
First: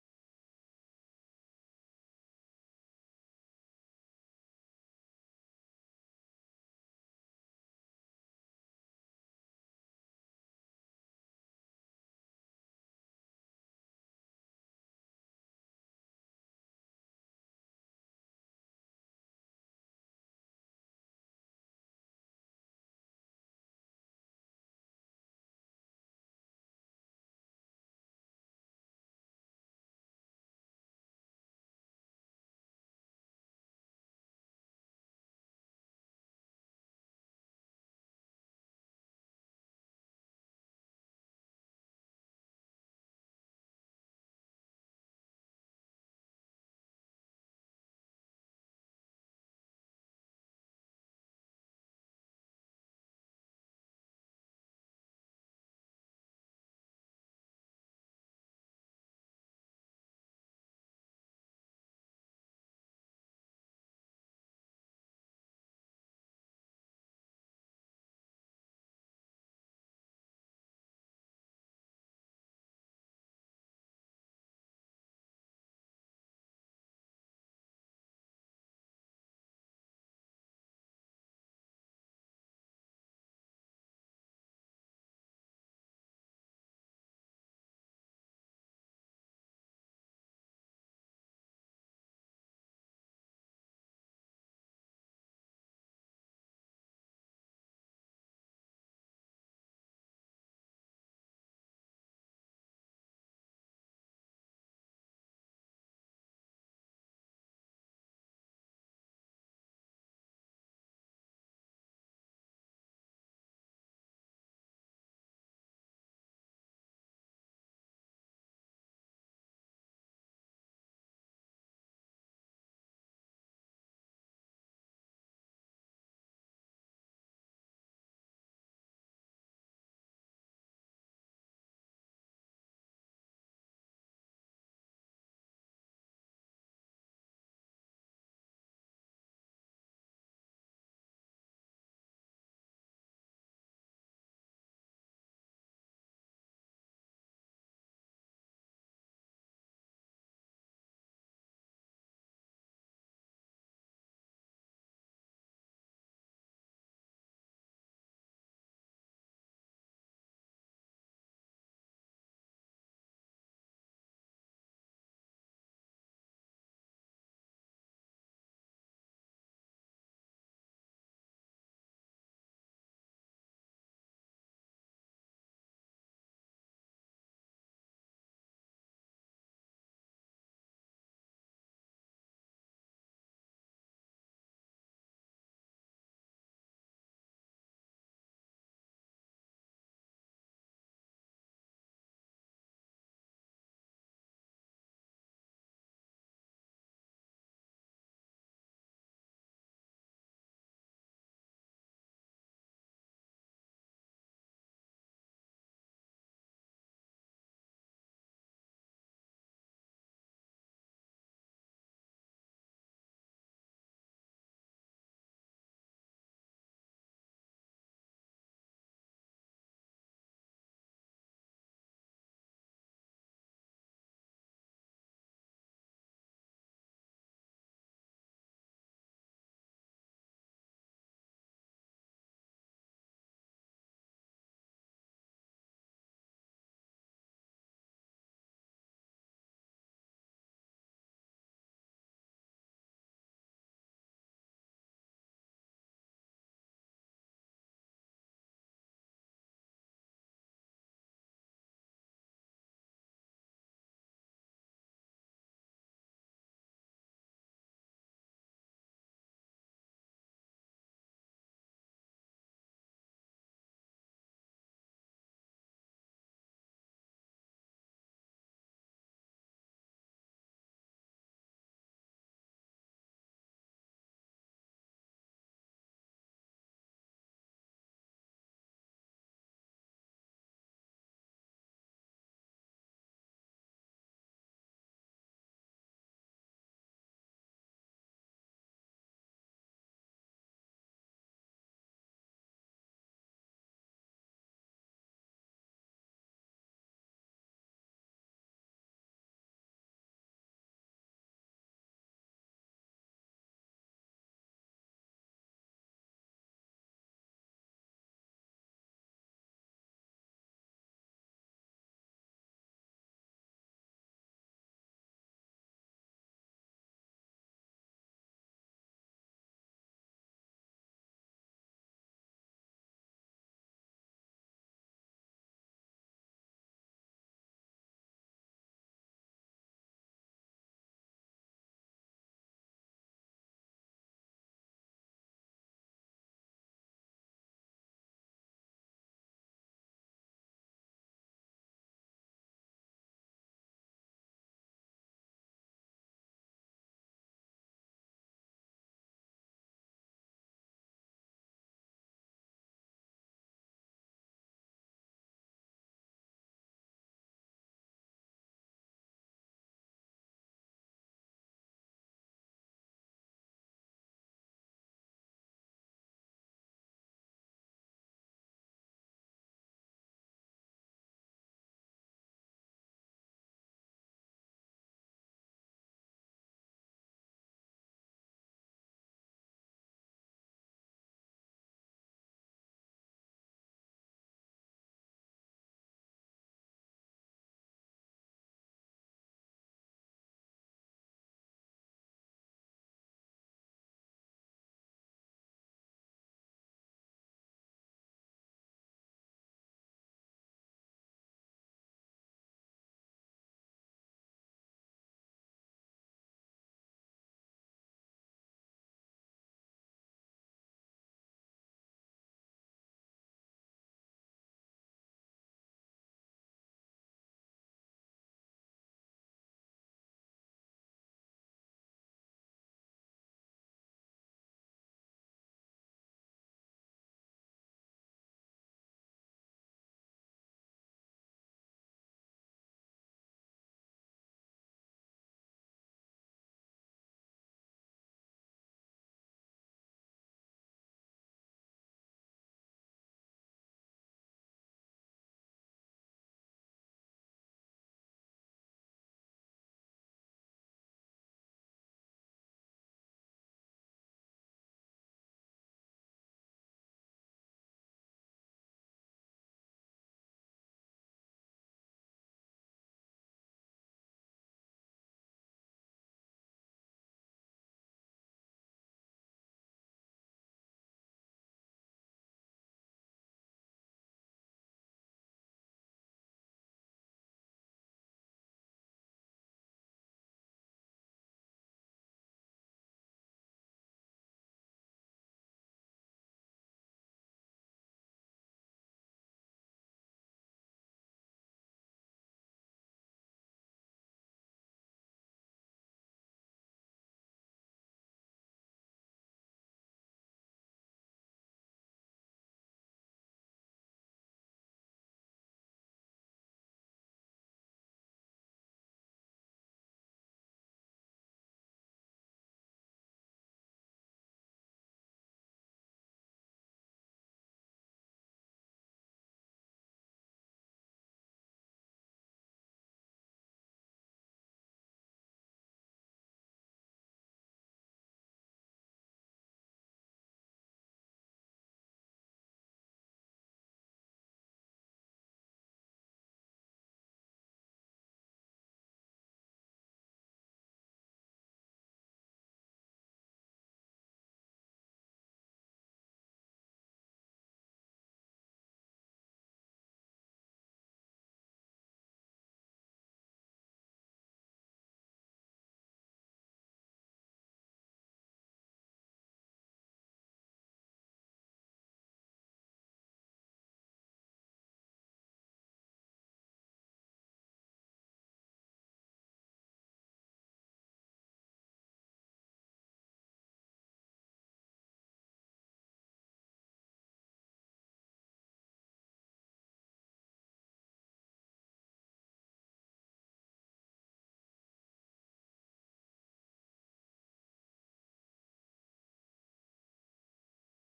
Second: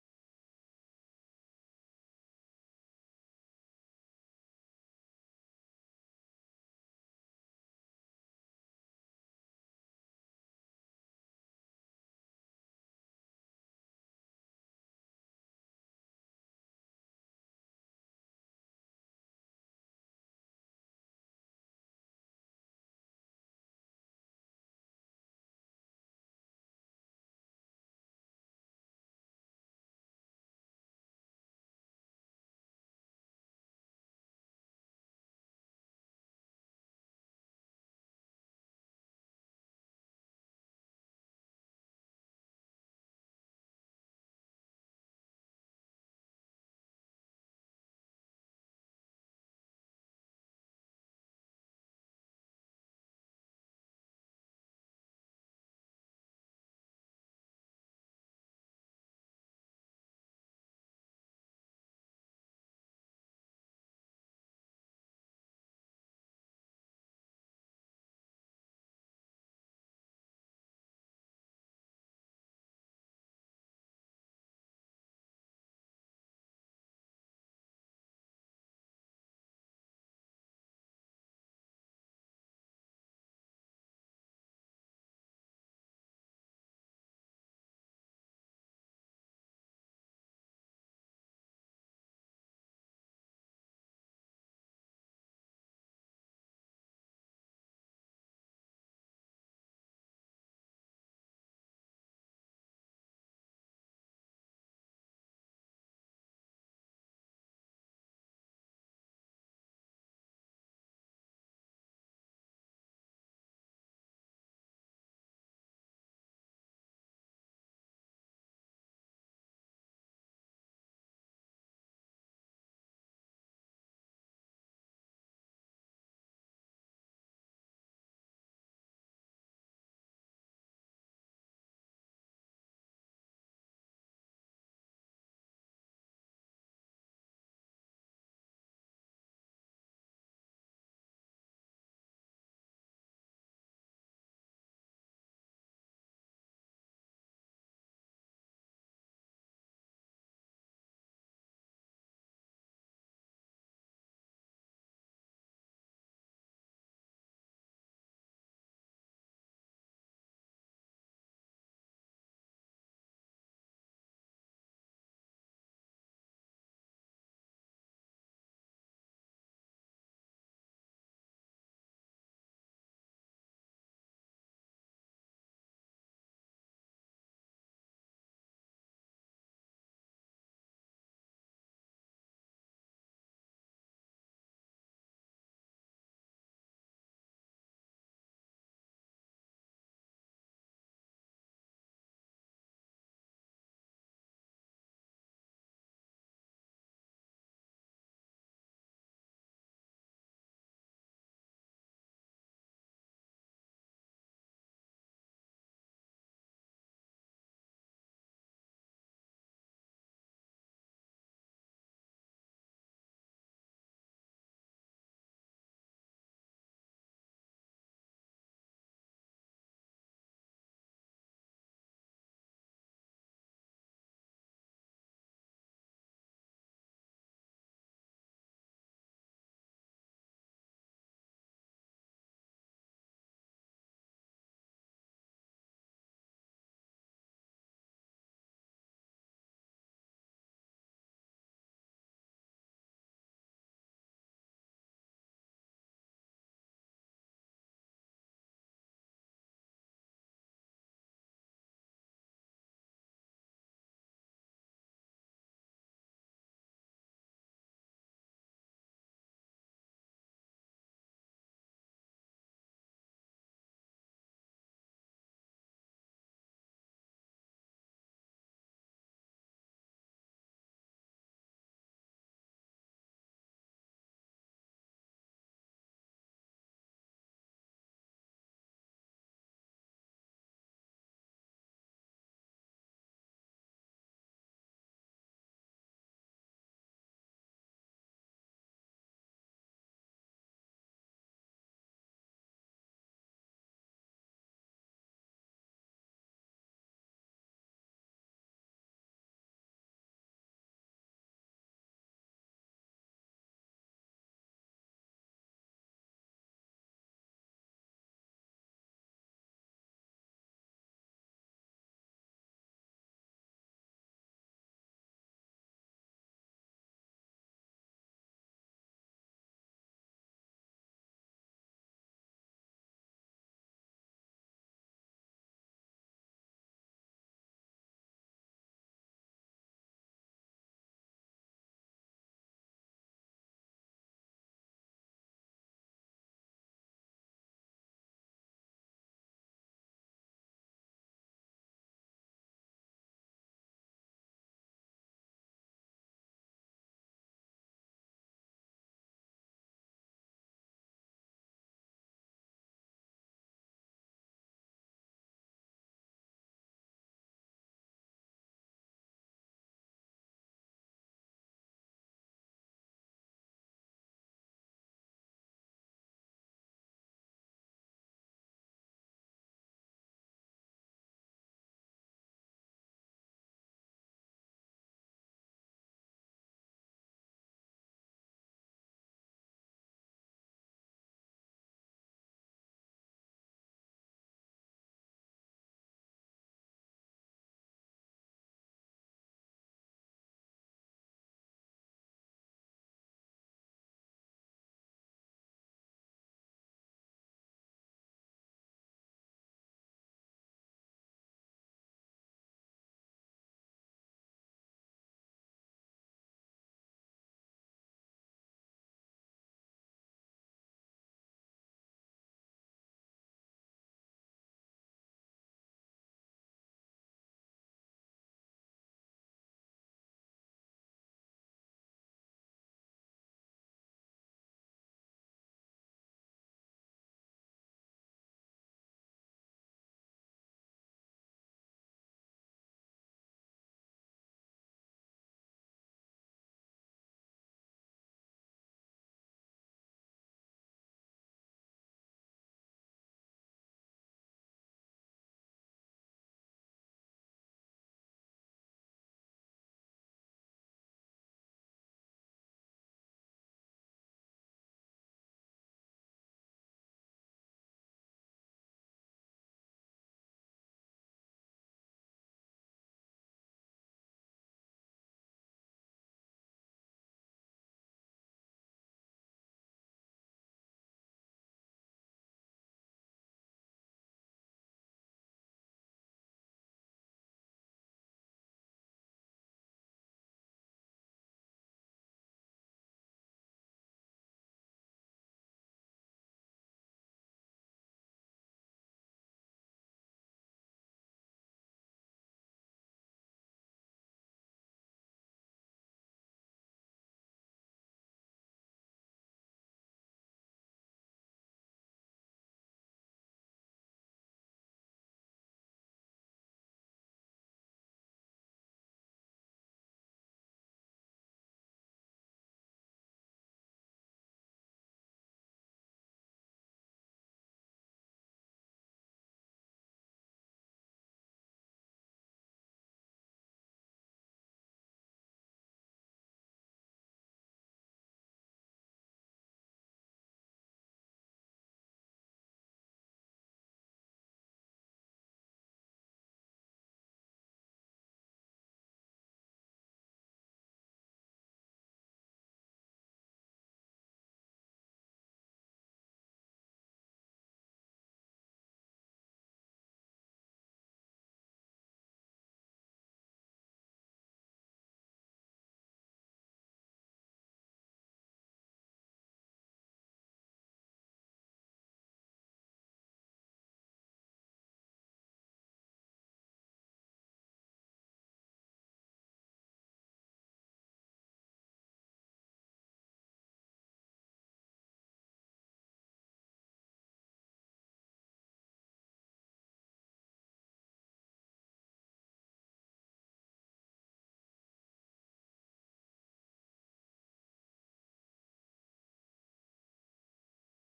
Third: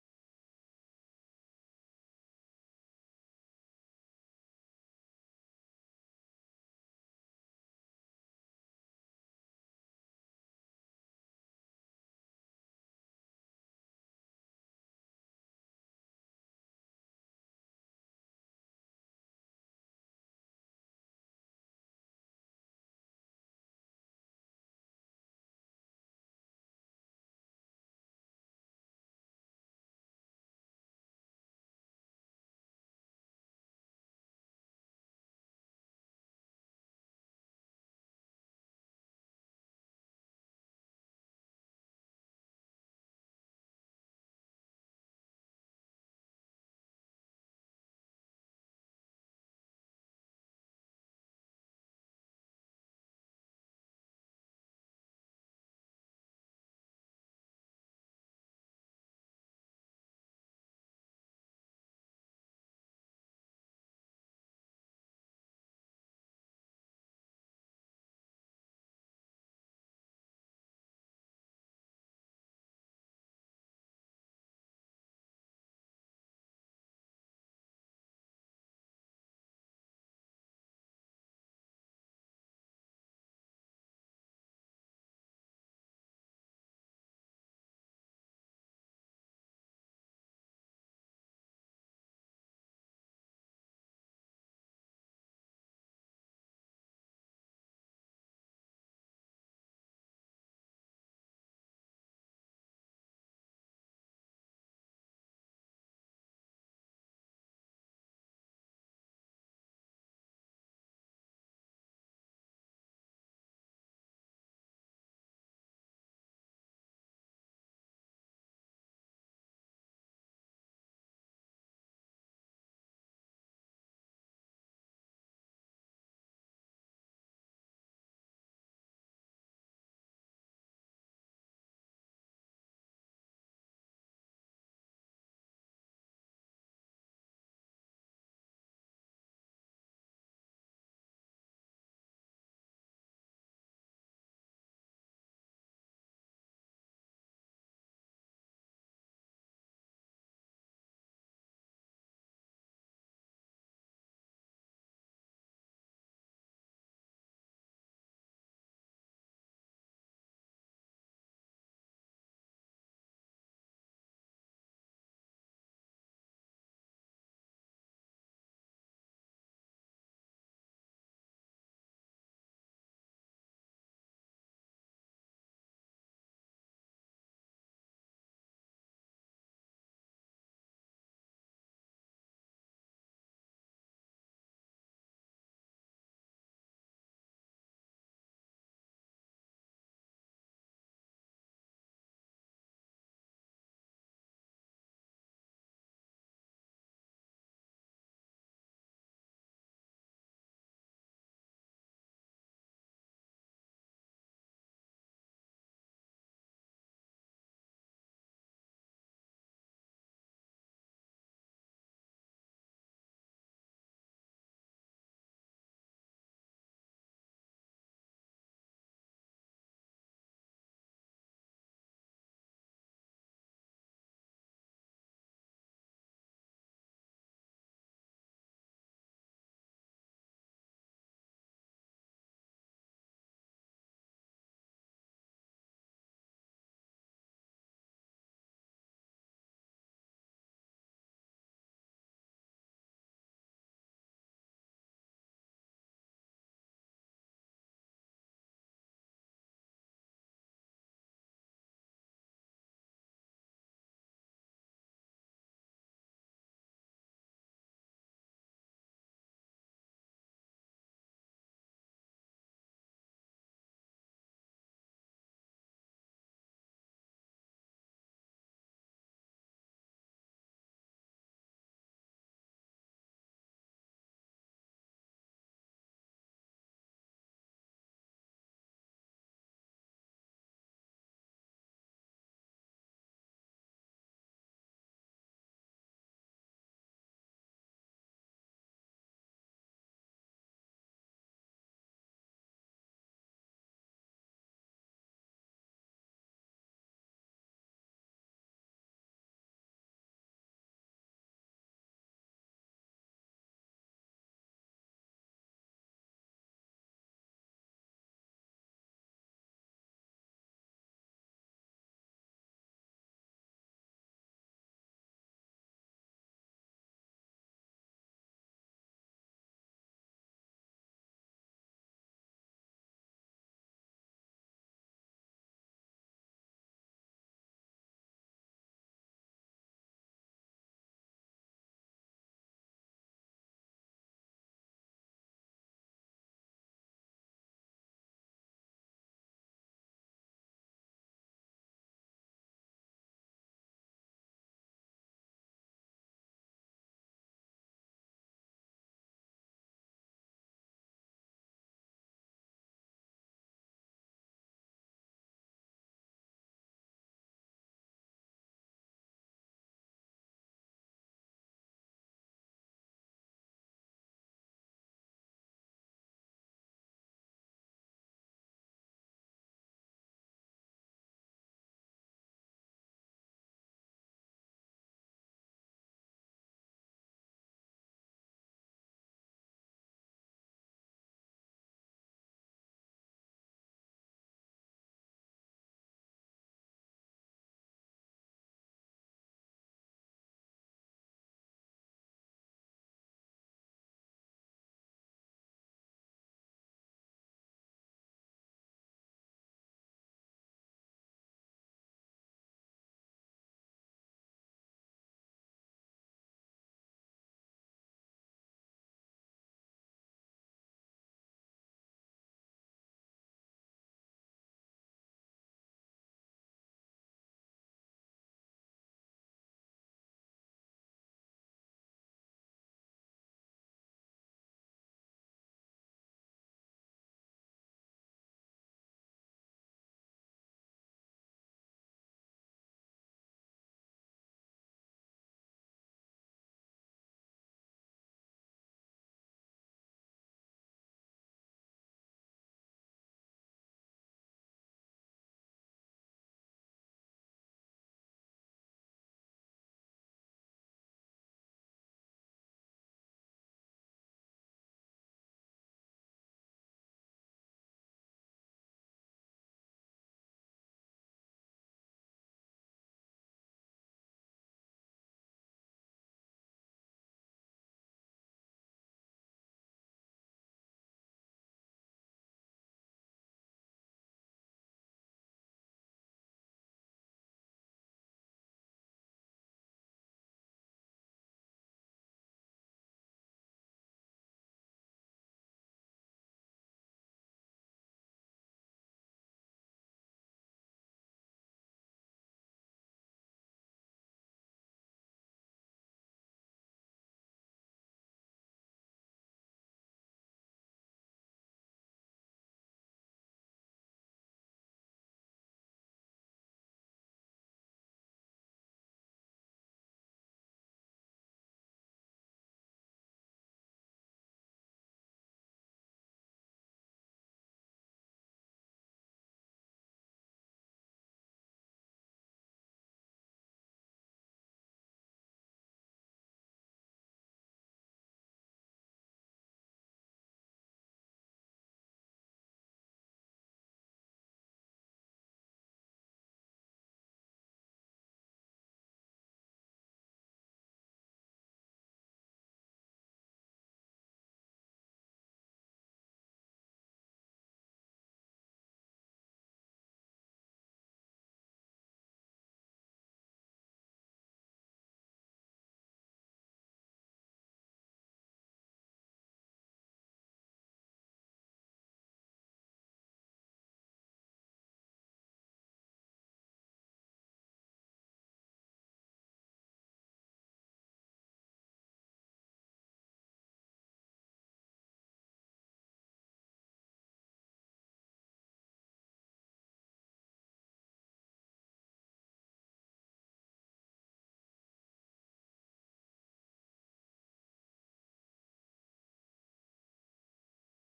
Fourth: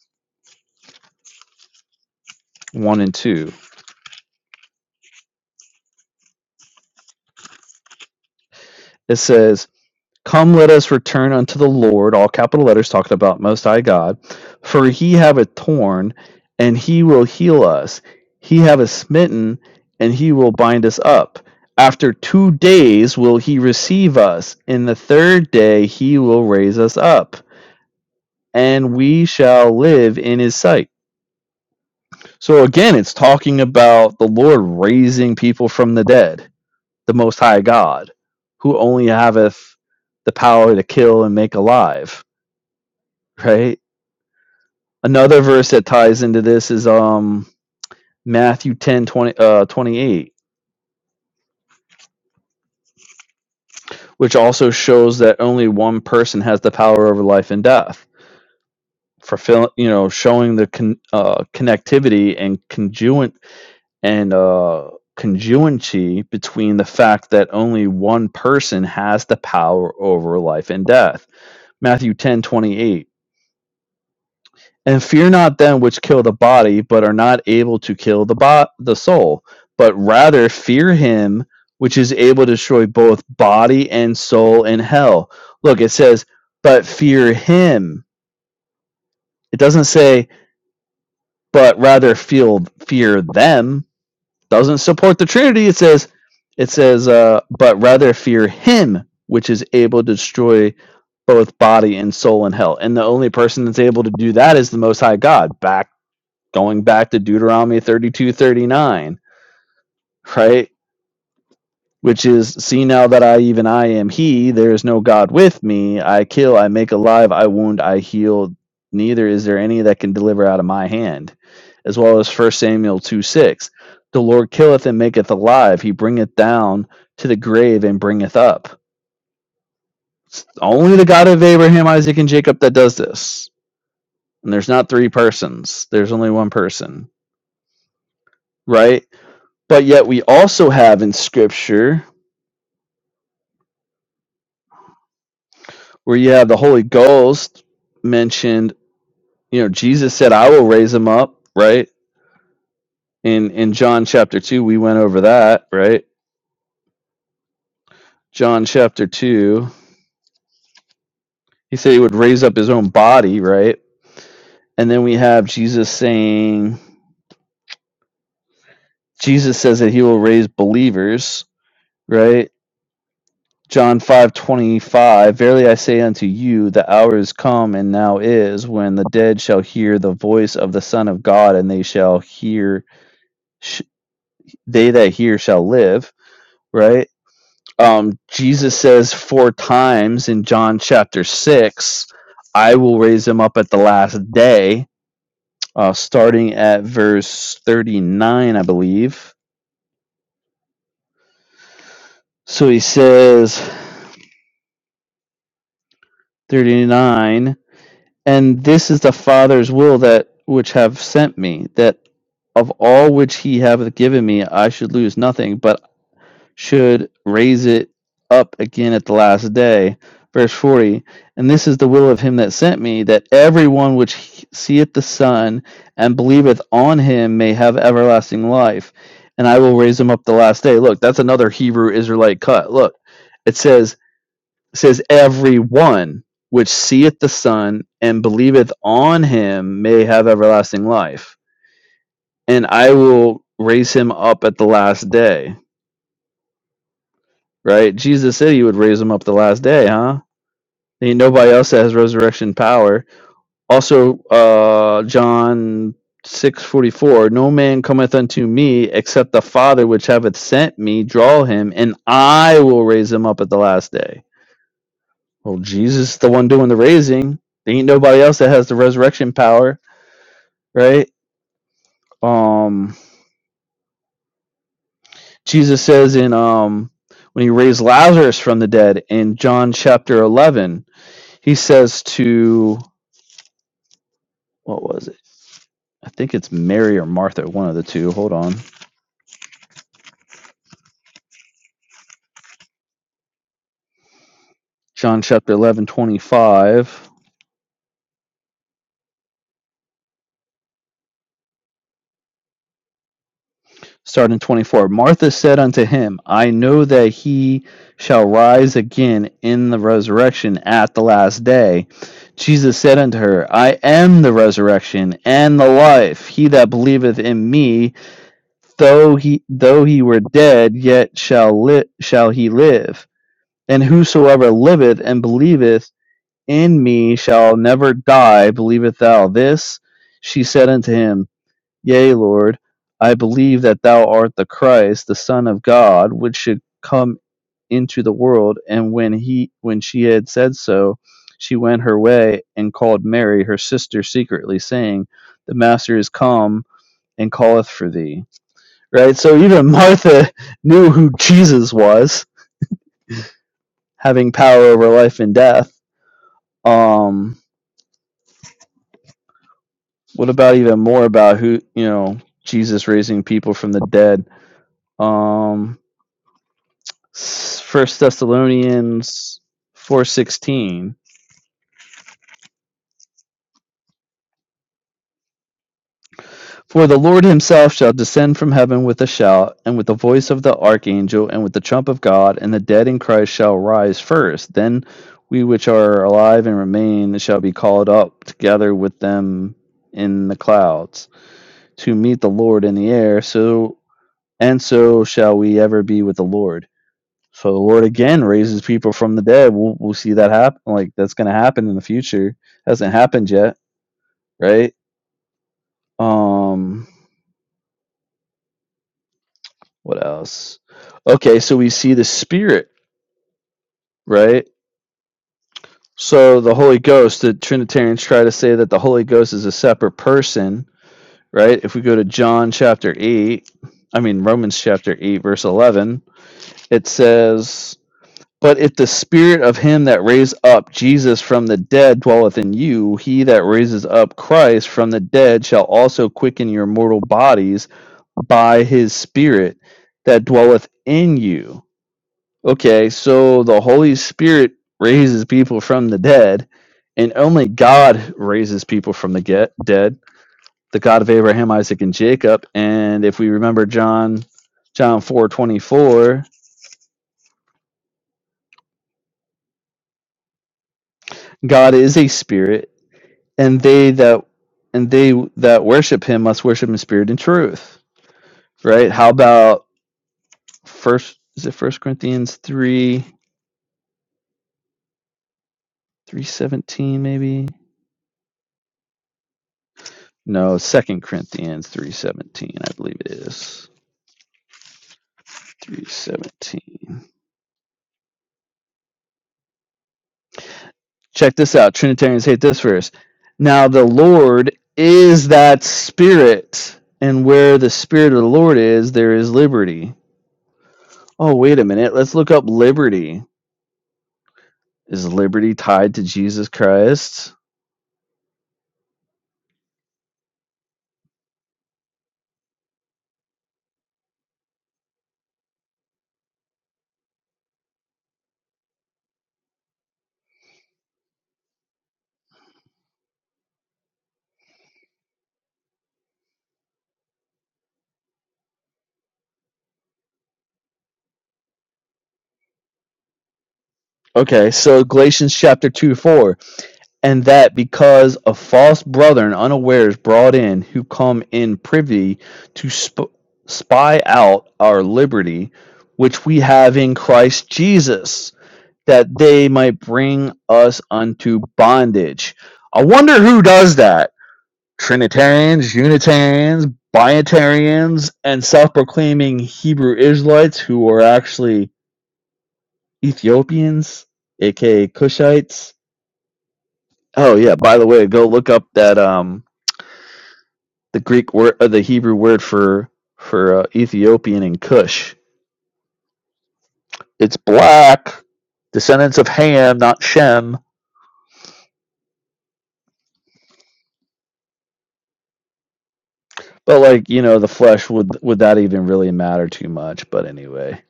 1 and 2. It says, Come, let us return unto the Lord, all capital letters talking about Most High God. For he have a torn, and he will heal us. He have a smitten, and he will bind us up. After two days will he receive us. In the third day he will raise us up, and we shall live in his sight. So again, it's talking about the Lord raising people from the dead, the Most High God, who only haveth the power to kill and make alive right? Another verse that ties into this is um Matthew 10 20 uh, 28, which also shows that only one person has the power over life and death. Fulfilling, you know, showing the con, uh, connectivity and conjunct and uh, conjuency between the fact that only one person has the power over life and death. Matthew 10 28. and fear not them which kill the body but are not able to kill the bo- the soul but rather fear him which is able to destroy both body and soul in hell look it says but fear him it doesn't say but rather feel fear them doesn't support the trinity it says it says uh, but rather fear him which is able to destroy both body and soul in hell and the only person that's able to do that is the most high god back going back to Deuteronomy 32 39, right? Which is, see now that I, even I am He, there is no God with me. I kill, I make alive, I wound, I heal. Neither is there any that can deliver out of my hand. As well as First Samuel 2 6. The Lord killeth and maketh alive. He bringeth down to the grave and bringeth up. It's only the God of Abraham, Isaac, and Jacob that does this. And there's not three persons, there's only one person, right? But yet we also have in scripture where you have the Holy Ghost mentioned, you know, Jesus said, I will raise him up, right? In in John chapter two, we went over that, right? John chapter two, he said he would raise up his own body, right? And then we have Jesus saying Jesus says that he will raise believers, right? John 5:25 Verily I say unto you the hour is come and now is when the dead shall hear the voice of the son of God and they shall hear sh- they that hear shall live right um Jesus says four times in John chapter 6 I will raise him up at the last day uh starting at verse 39 I believe so he says 39 And this is the Father's will that which have sent me, that of all which he hath given me I should lose nothing, but should raise it up again at the last day. Verse 40 And this is the will of him that sent me, that everyone which seeth the Son and believeth on him may have everlasting life, and I will raise him up the last day. Look, that's another Hebrew Israelite cut. Look, it says, says everyone which seeth the son and believeth on him may have everlasting life and i will raise him up at the last day right jesus said he would raise him up the last day huh ain't nobody else that has resurrection power also uh john 644 no man cometh unto me except the father which hath sent me draw him and i will raise him up at the last day Well, Jesus is the one doing the raising. There ain't nobody else that has the resurrection power, right? Um, Jesus says in um when he raised Lazarus from the dead in John chapter eleven, he says to what was it? I think it's Mary or Martha, one of the two. Hold on. John chapter 11 25. Starting 24 Martha said unto him, I know that he shall rise again in the resurrection at the last day. Jesus said unto her, I am the resurrection and the life. He that believeth in me, though he though he were dead, yet shall li- shall he live. And whosoever liveth and believeth in me shall never die. Believeth thou this? She said unto him, Yea, Lord, I believe that thou art the Christ, the Son of God, which should come into the world. And when he when she had said so, she went her way and called Mary, her sister, secretly, saying, The Master is come and calleth for thee. Right? So even Martha knew who Jesus was, having power over life and death. Um what about even more about who you know, Jesus raising people from the dead? Um First Thessalonians 4:16 For the Lord himself shall descend from heaven with a shout and with the voice of the archangel and with the trump of God and the dead in Christ shall rise first then we which are alive and remain shall be called up together with them in the clouds to meet the Lord in the air so and so shall we ever be with the Lord so the Lord again raises people from the dead we'll, we'll see that happen like that's going to happen in the future hasn't happened yet right? Um, what else? Okay, so we see the Spirit, right? So the Holy Ghost, the Trinitarians try to say that the Holy Ghost is a separate person, right? If we go to John chapter 8, I mean, Romans chapter 8, verse 11, it says, But if the spirit of him that raised up Jesus from the dead dwelleth in you, he that raises up Christ from the dead shall also quicken your mortal bodies by his spirit that dwelleth in you. Okay, so the Holy Spirit raises people from the dead, and only God raises people from the get, dead, the God of Abraham, Isaac, and Jacob. And if we remember John John 4 24, God is a spirit and they that and they that worship him must worship in spirit and truth right how about first is it first corinthians 3 317 maybe no second corinthians 317 i believe it is 317 check this out trinitarians hate this verse now the lord is that spirit and where the spirit of the lord is there is liberty oh wait a minute let's look up liberty is liberty tied to jesus christ Okay, so Galatians chapter 2 4, and that because of false brethren unawares brought in, who come in privy to sp- spy out our liberty, which we have in Christ Jesus, that they might bring us unto bondage. I wonder who does that. Trinitarians, Unitarians, Biotarians, and self proclaiming Hebrew Israelites who are actually Ethiopians, aka Cushites Oh yeah. By the way, go look up that um the Greek word, uh, the Hebrew word for for uh, Ethiopian and Cush. It's black. Descendants of Ham, not Shem. But like you know, the flesh would would that even really matter too much? But anyway,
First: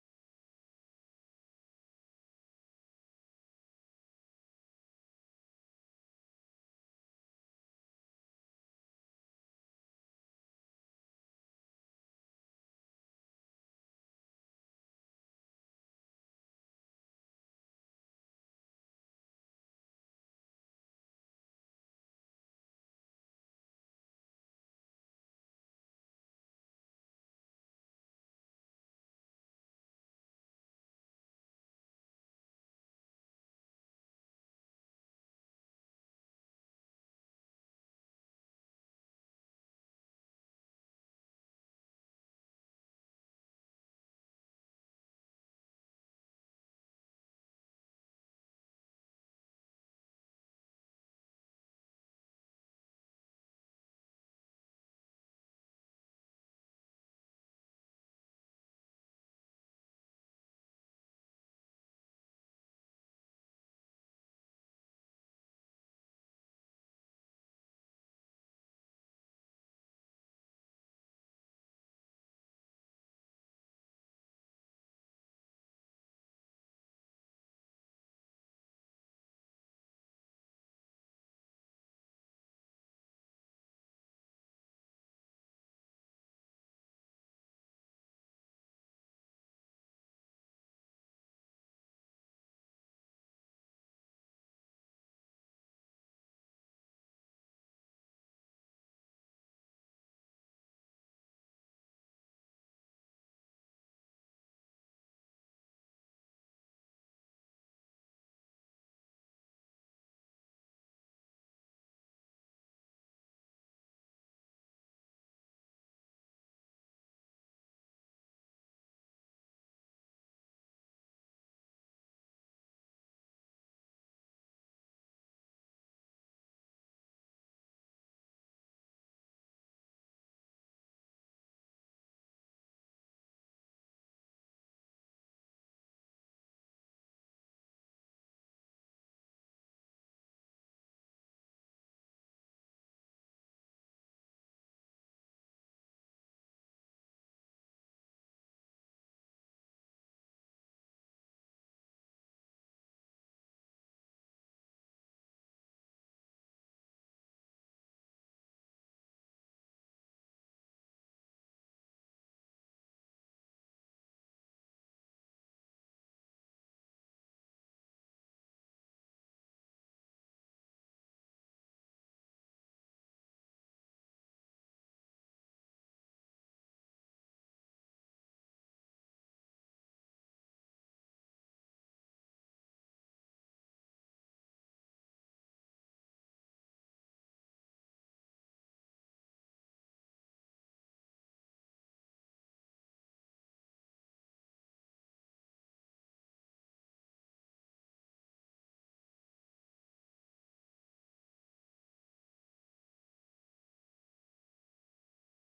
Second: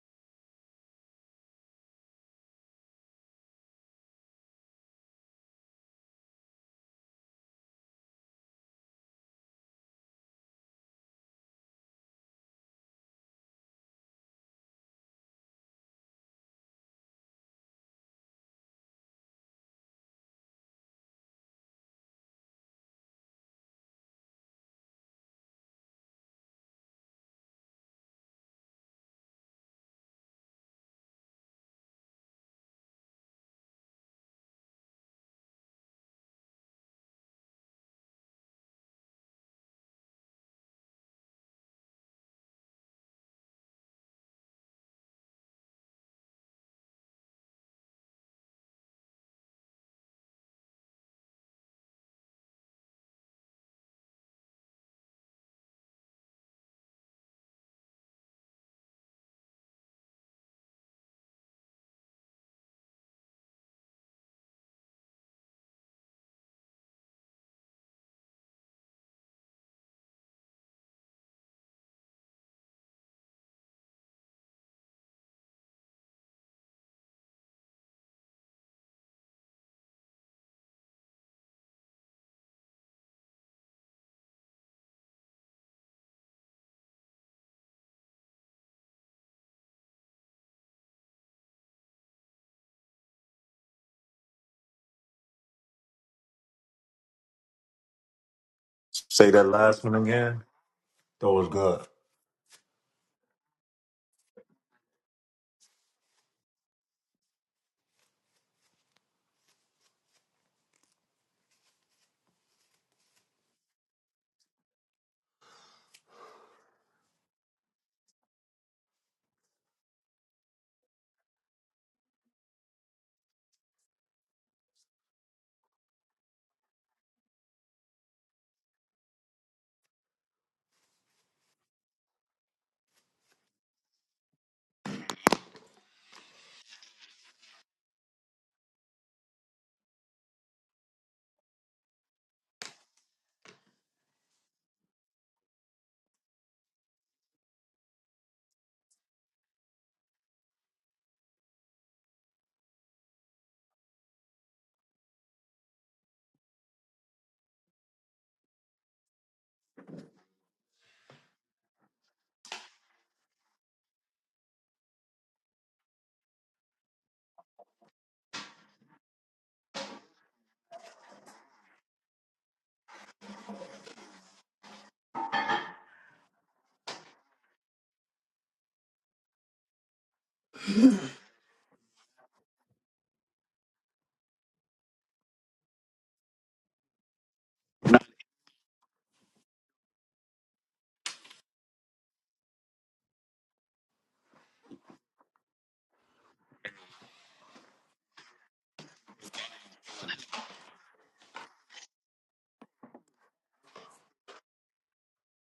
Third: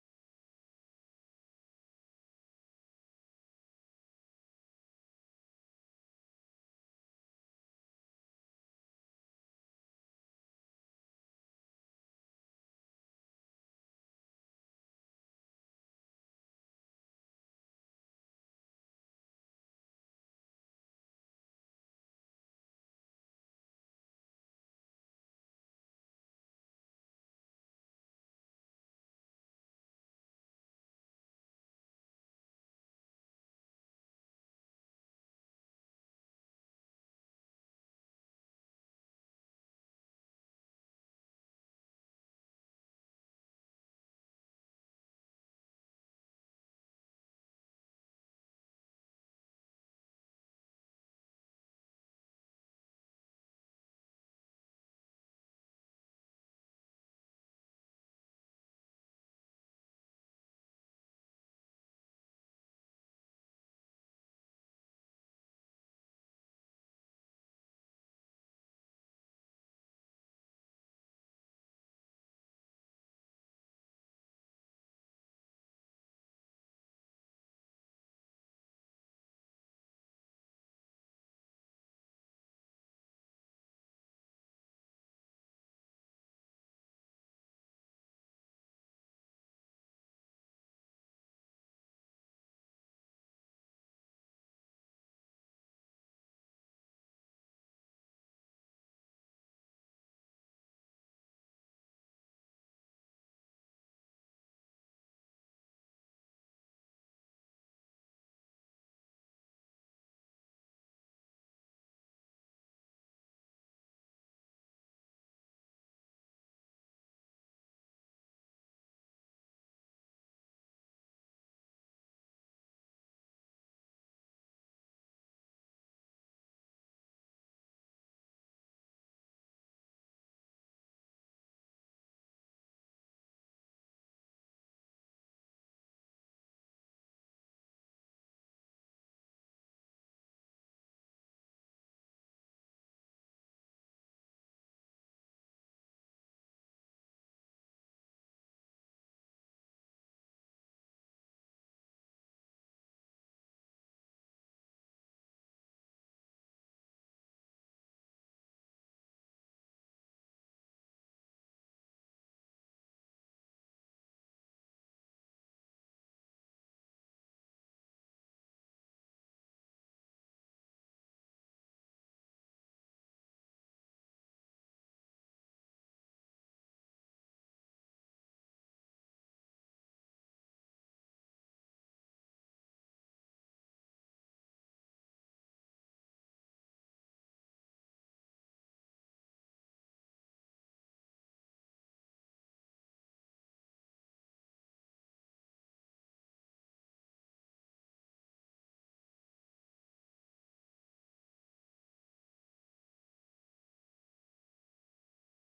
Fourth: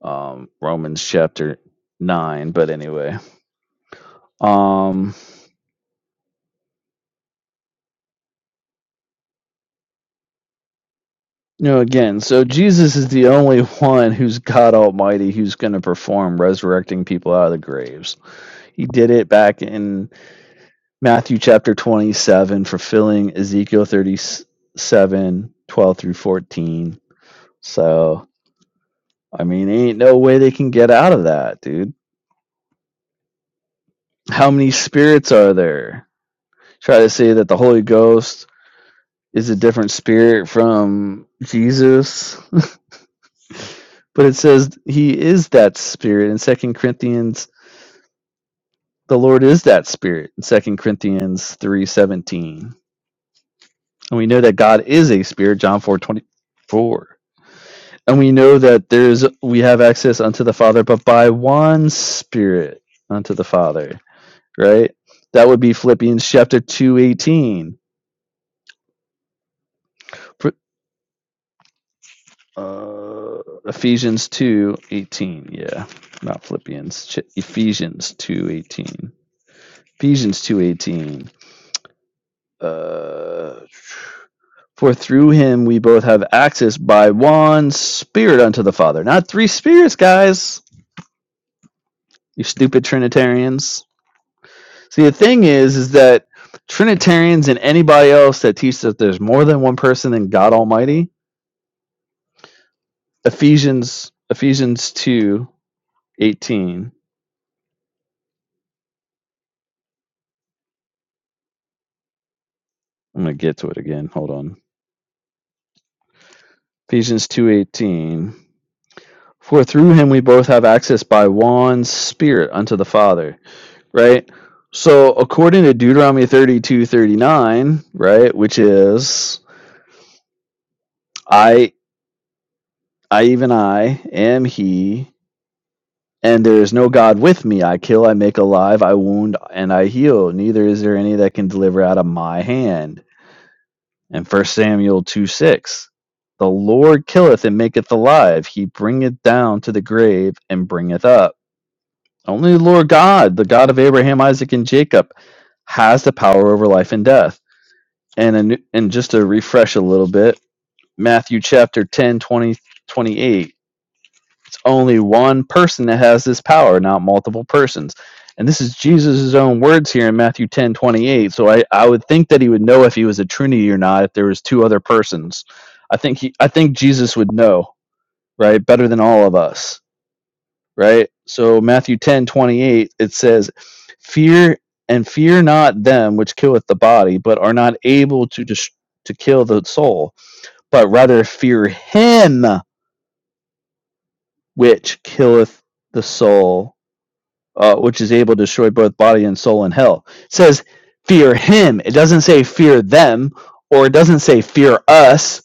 um, Romans chapter nine. But anyway, um, you know, again, so Jesus is the only one who's God Almighty who's going to perform resurrecting people out of the graves. He did it back in Matthew chapter 27, fulfilling Ezekiel 37, 12 through 14. So, I mean, ain't no way they can get out of that, dude. How many spirits are there? Try to say that the Holy Ghost is a different spirit from Jesus, but it says he is that spirit in Second Corinthians. The Lord is that spirit in Second Corinthians 3:17. And we know that God is a spirit, John 4:24. and we know that there is we have access unto the Father, but by one Spirit unto the Father, right? That would be Philippians chapter two eighteen, uh, Ephesians two eighteen. Yeah, not Philippians. Ch- Ephesians two eighteen. Ephesians two eighteen. Uh, for through him we both have access by one Spirit unto the Father, not three spirits, guys. You stupid Trinitarians. See, the thing is, is that Trinitarians and anybody else that teaches that there's Say that more than one last one person than again. God Almighty, That was good. Ephesians Ephesians two eighteen. I'm gonna get to it again. Hold on. Ephesians two eighteen. For through him we both have access by one Spirit unto the Father. Right. So according to Deuteronomy thirty two thirty nine, right, which is I I even I am he And there is no God with me. I kill, I make alive, I wound, and I heal. Neither is there any that can deliver out of my hand. And First Samuel 2 6. The Lord killeth and maketh alive. He bringeth down to the grave and bringeth up. Only the Lord God, the God of Abraham, Isaac, and Jacob, has the power over life and death. And, and just to refresh a little bit, Matthew chapter 10 20 twenty eight. only one person that has this power, not multiple persons. And this is Jesus' own words here in Matthew ten twenty eight. So I, I would think that he would know if he was a Trinity or not, if there was two other persons. I think he I think Jesus would know, right? Better than all of us. Right? So Matthew ten twenty eight it says, Fear and fear not them which killeth the body, but are not able to dis- to kill the soul, but rather fear him which killeth the soul uh, which is able to destroy both body and soul in hell. It says, fear him. It doesn't say fear them, or it doesn't say fear us.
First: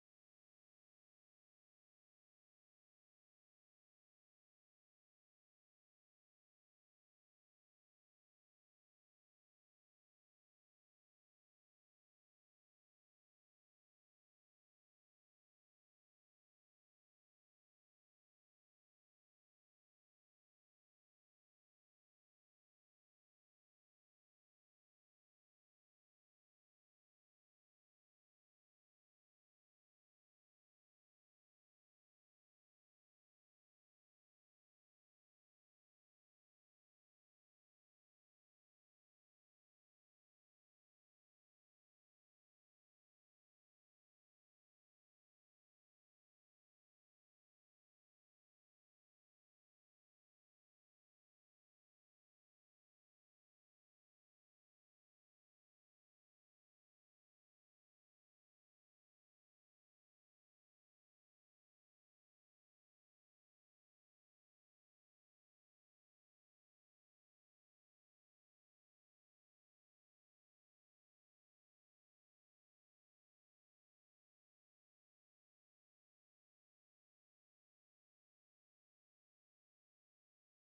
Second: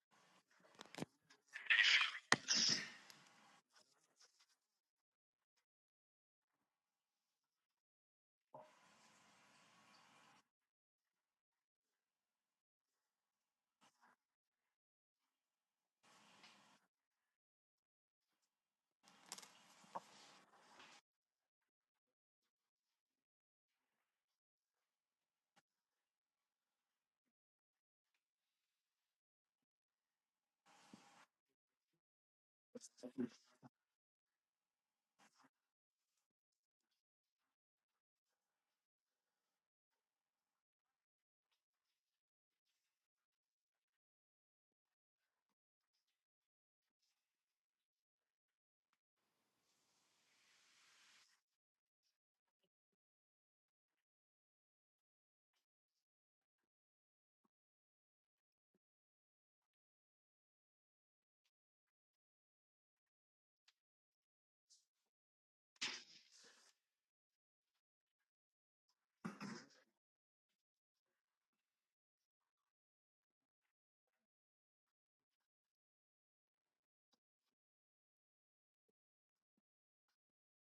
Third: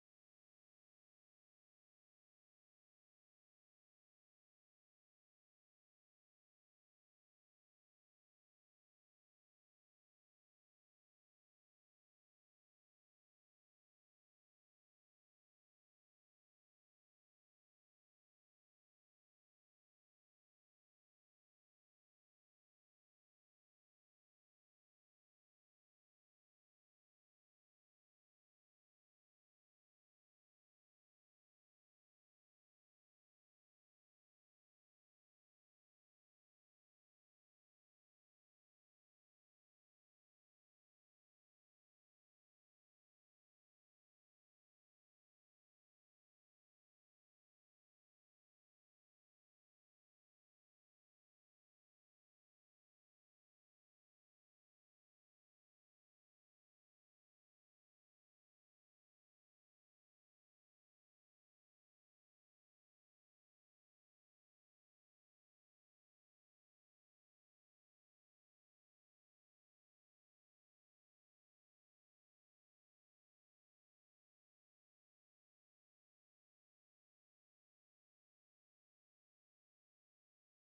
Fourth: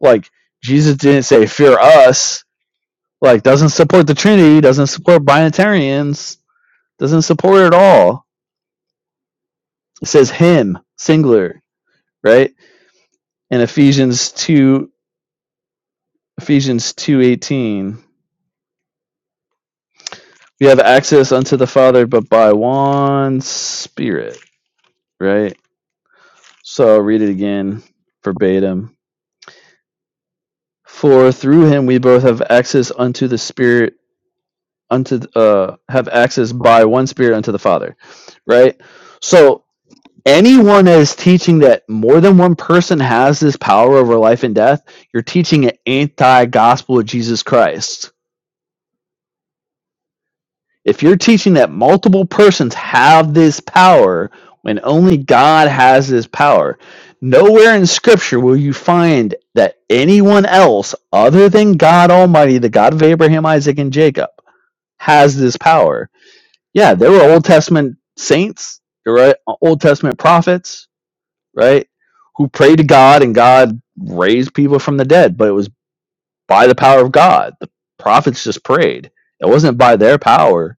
Like, Jesus didn't say fear us. Like, doesn't support the Trinity, doesn't support binitarians, doesn't support it at all. It says him, singular, right? In Ephesians 2, Ephesians 2.18, we have access unto the Father, but by one Spirit, right? So I'll read it again verbatim For through him we both have access unto the Spirit, unto uh, have access by one Spirit unto the Father, right? So anyone that is teaching that more than one person has this power over life and death, you're teaching an anti-gospel of Jesus Christ. If you're teaching that multiple persons have this power when only God has this power, nowhere in Scripture will you find that anyone else other than God Almighty, the God of Abraham, Isaac, and Jacob, has this power. Yeah, there were Old Testament saints, right? Old Testament prophets, right? Who prayed to God and God raised people from the dead, but it was by the power of God. The prophets just prayed. It wasn't by their power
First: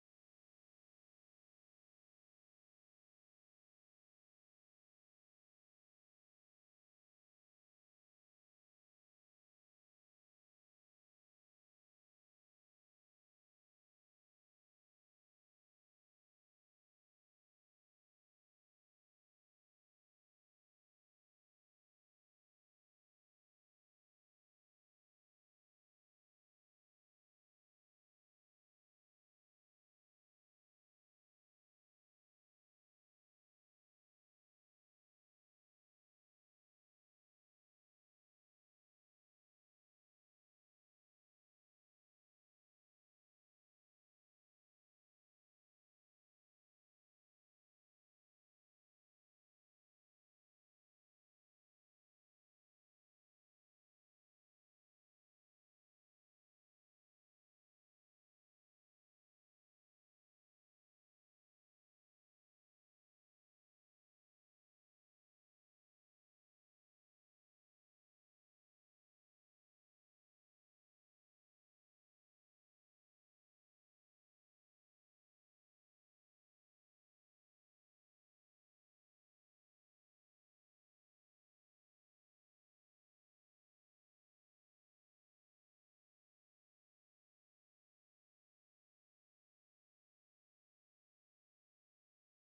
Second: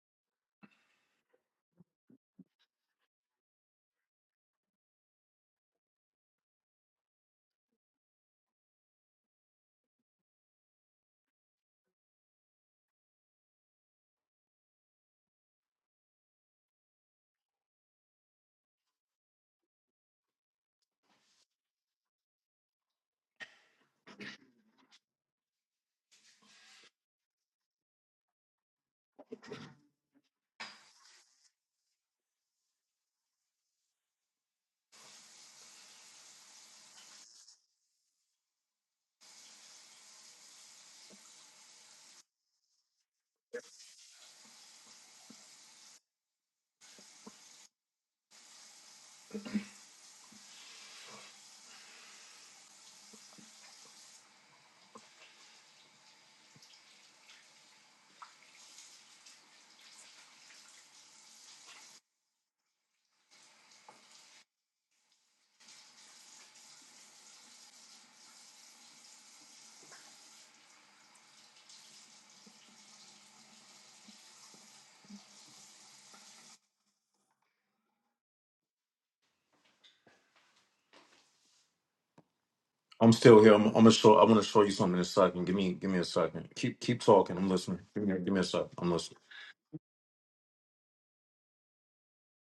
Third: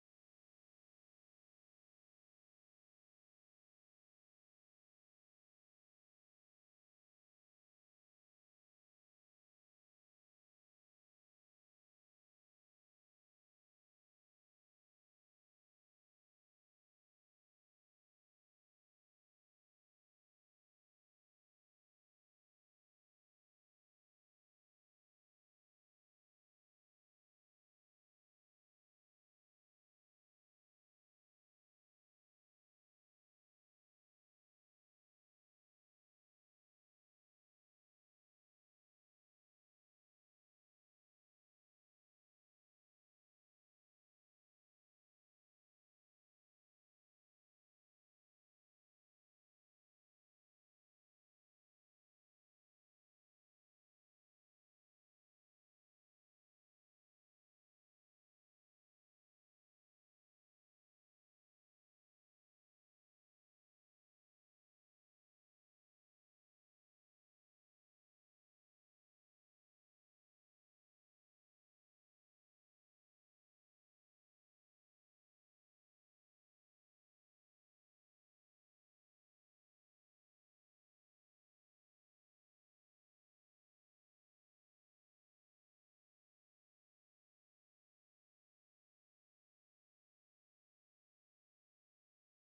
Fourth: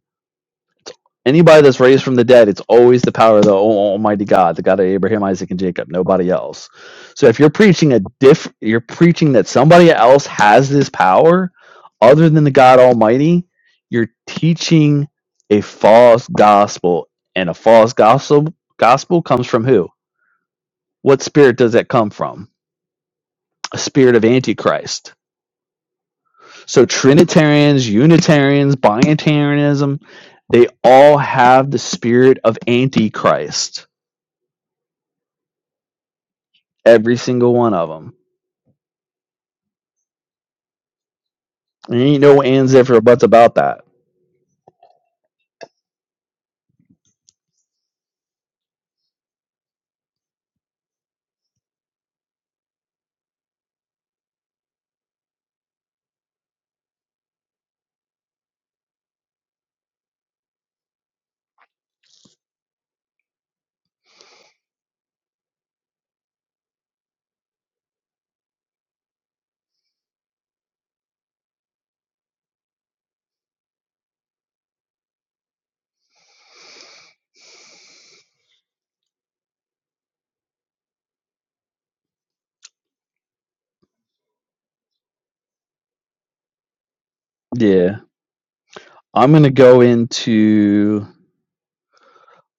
Anybody that's raised from the dead, it's always the power of the Almighty God, the God of Abraham, Isaac, and Jacob, nobody else. So if you're preaching a diff, you're preaching that somebody else has this power other than the God Almighty. You're teaching a false gospel, and a false gospel gospel comes from who? What spirit does that come from? A spirit of Antichrist. So Trinitarians, Unitarians, Binitarianism, they all have the spirit of Antichrist Every single one of them. And ain't no ands, if, or buts about that. I'm still here. I'm, I'm gonna show. I want to show you something in a second. Give me, give me a second. Keep, keep talking. I'm listening. Yeah. Give me, give me a second. I'm listening. I'm going to go into.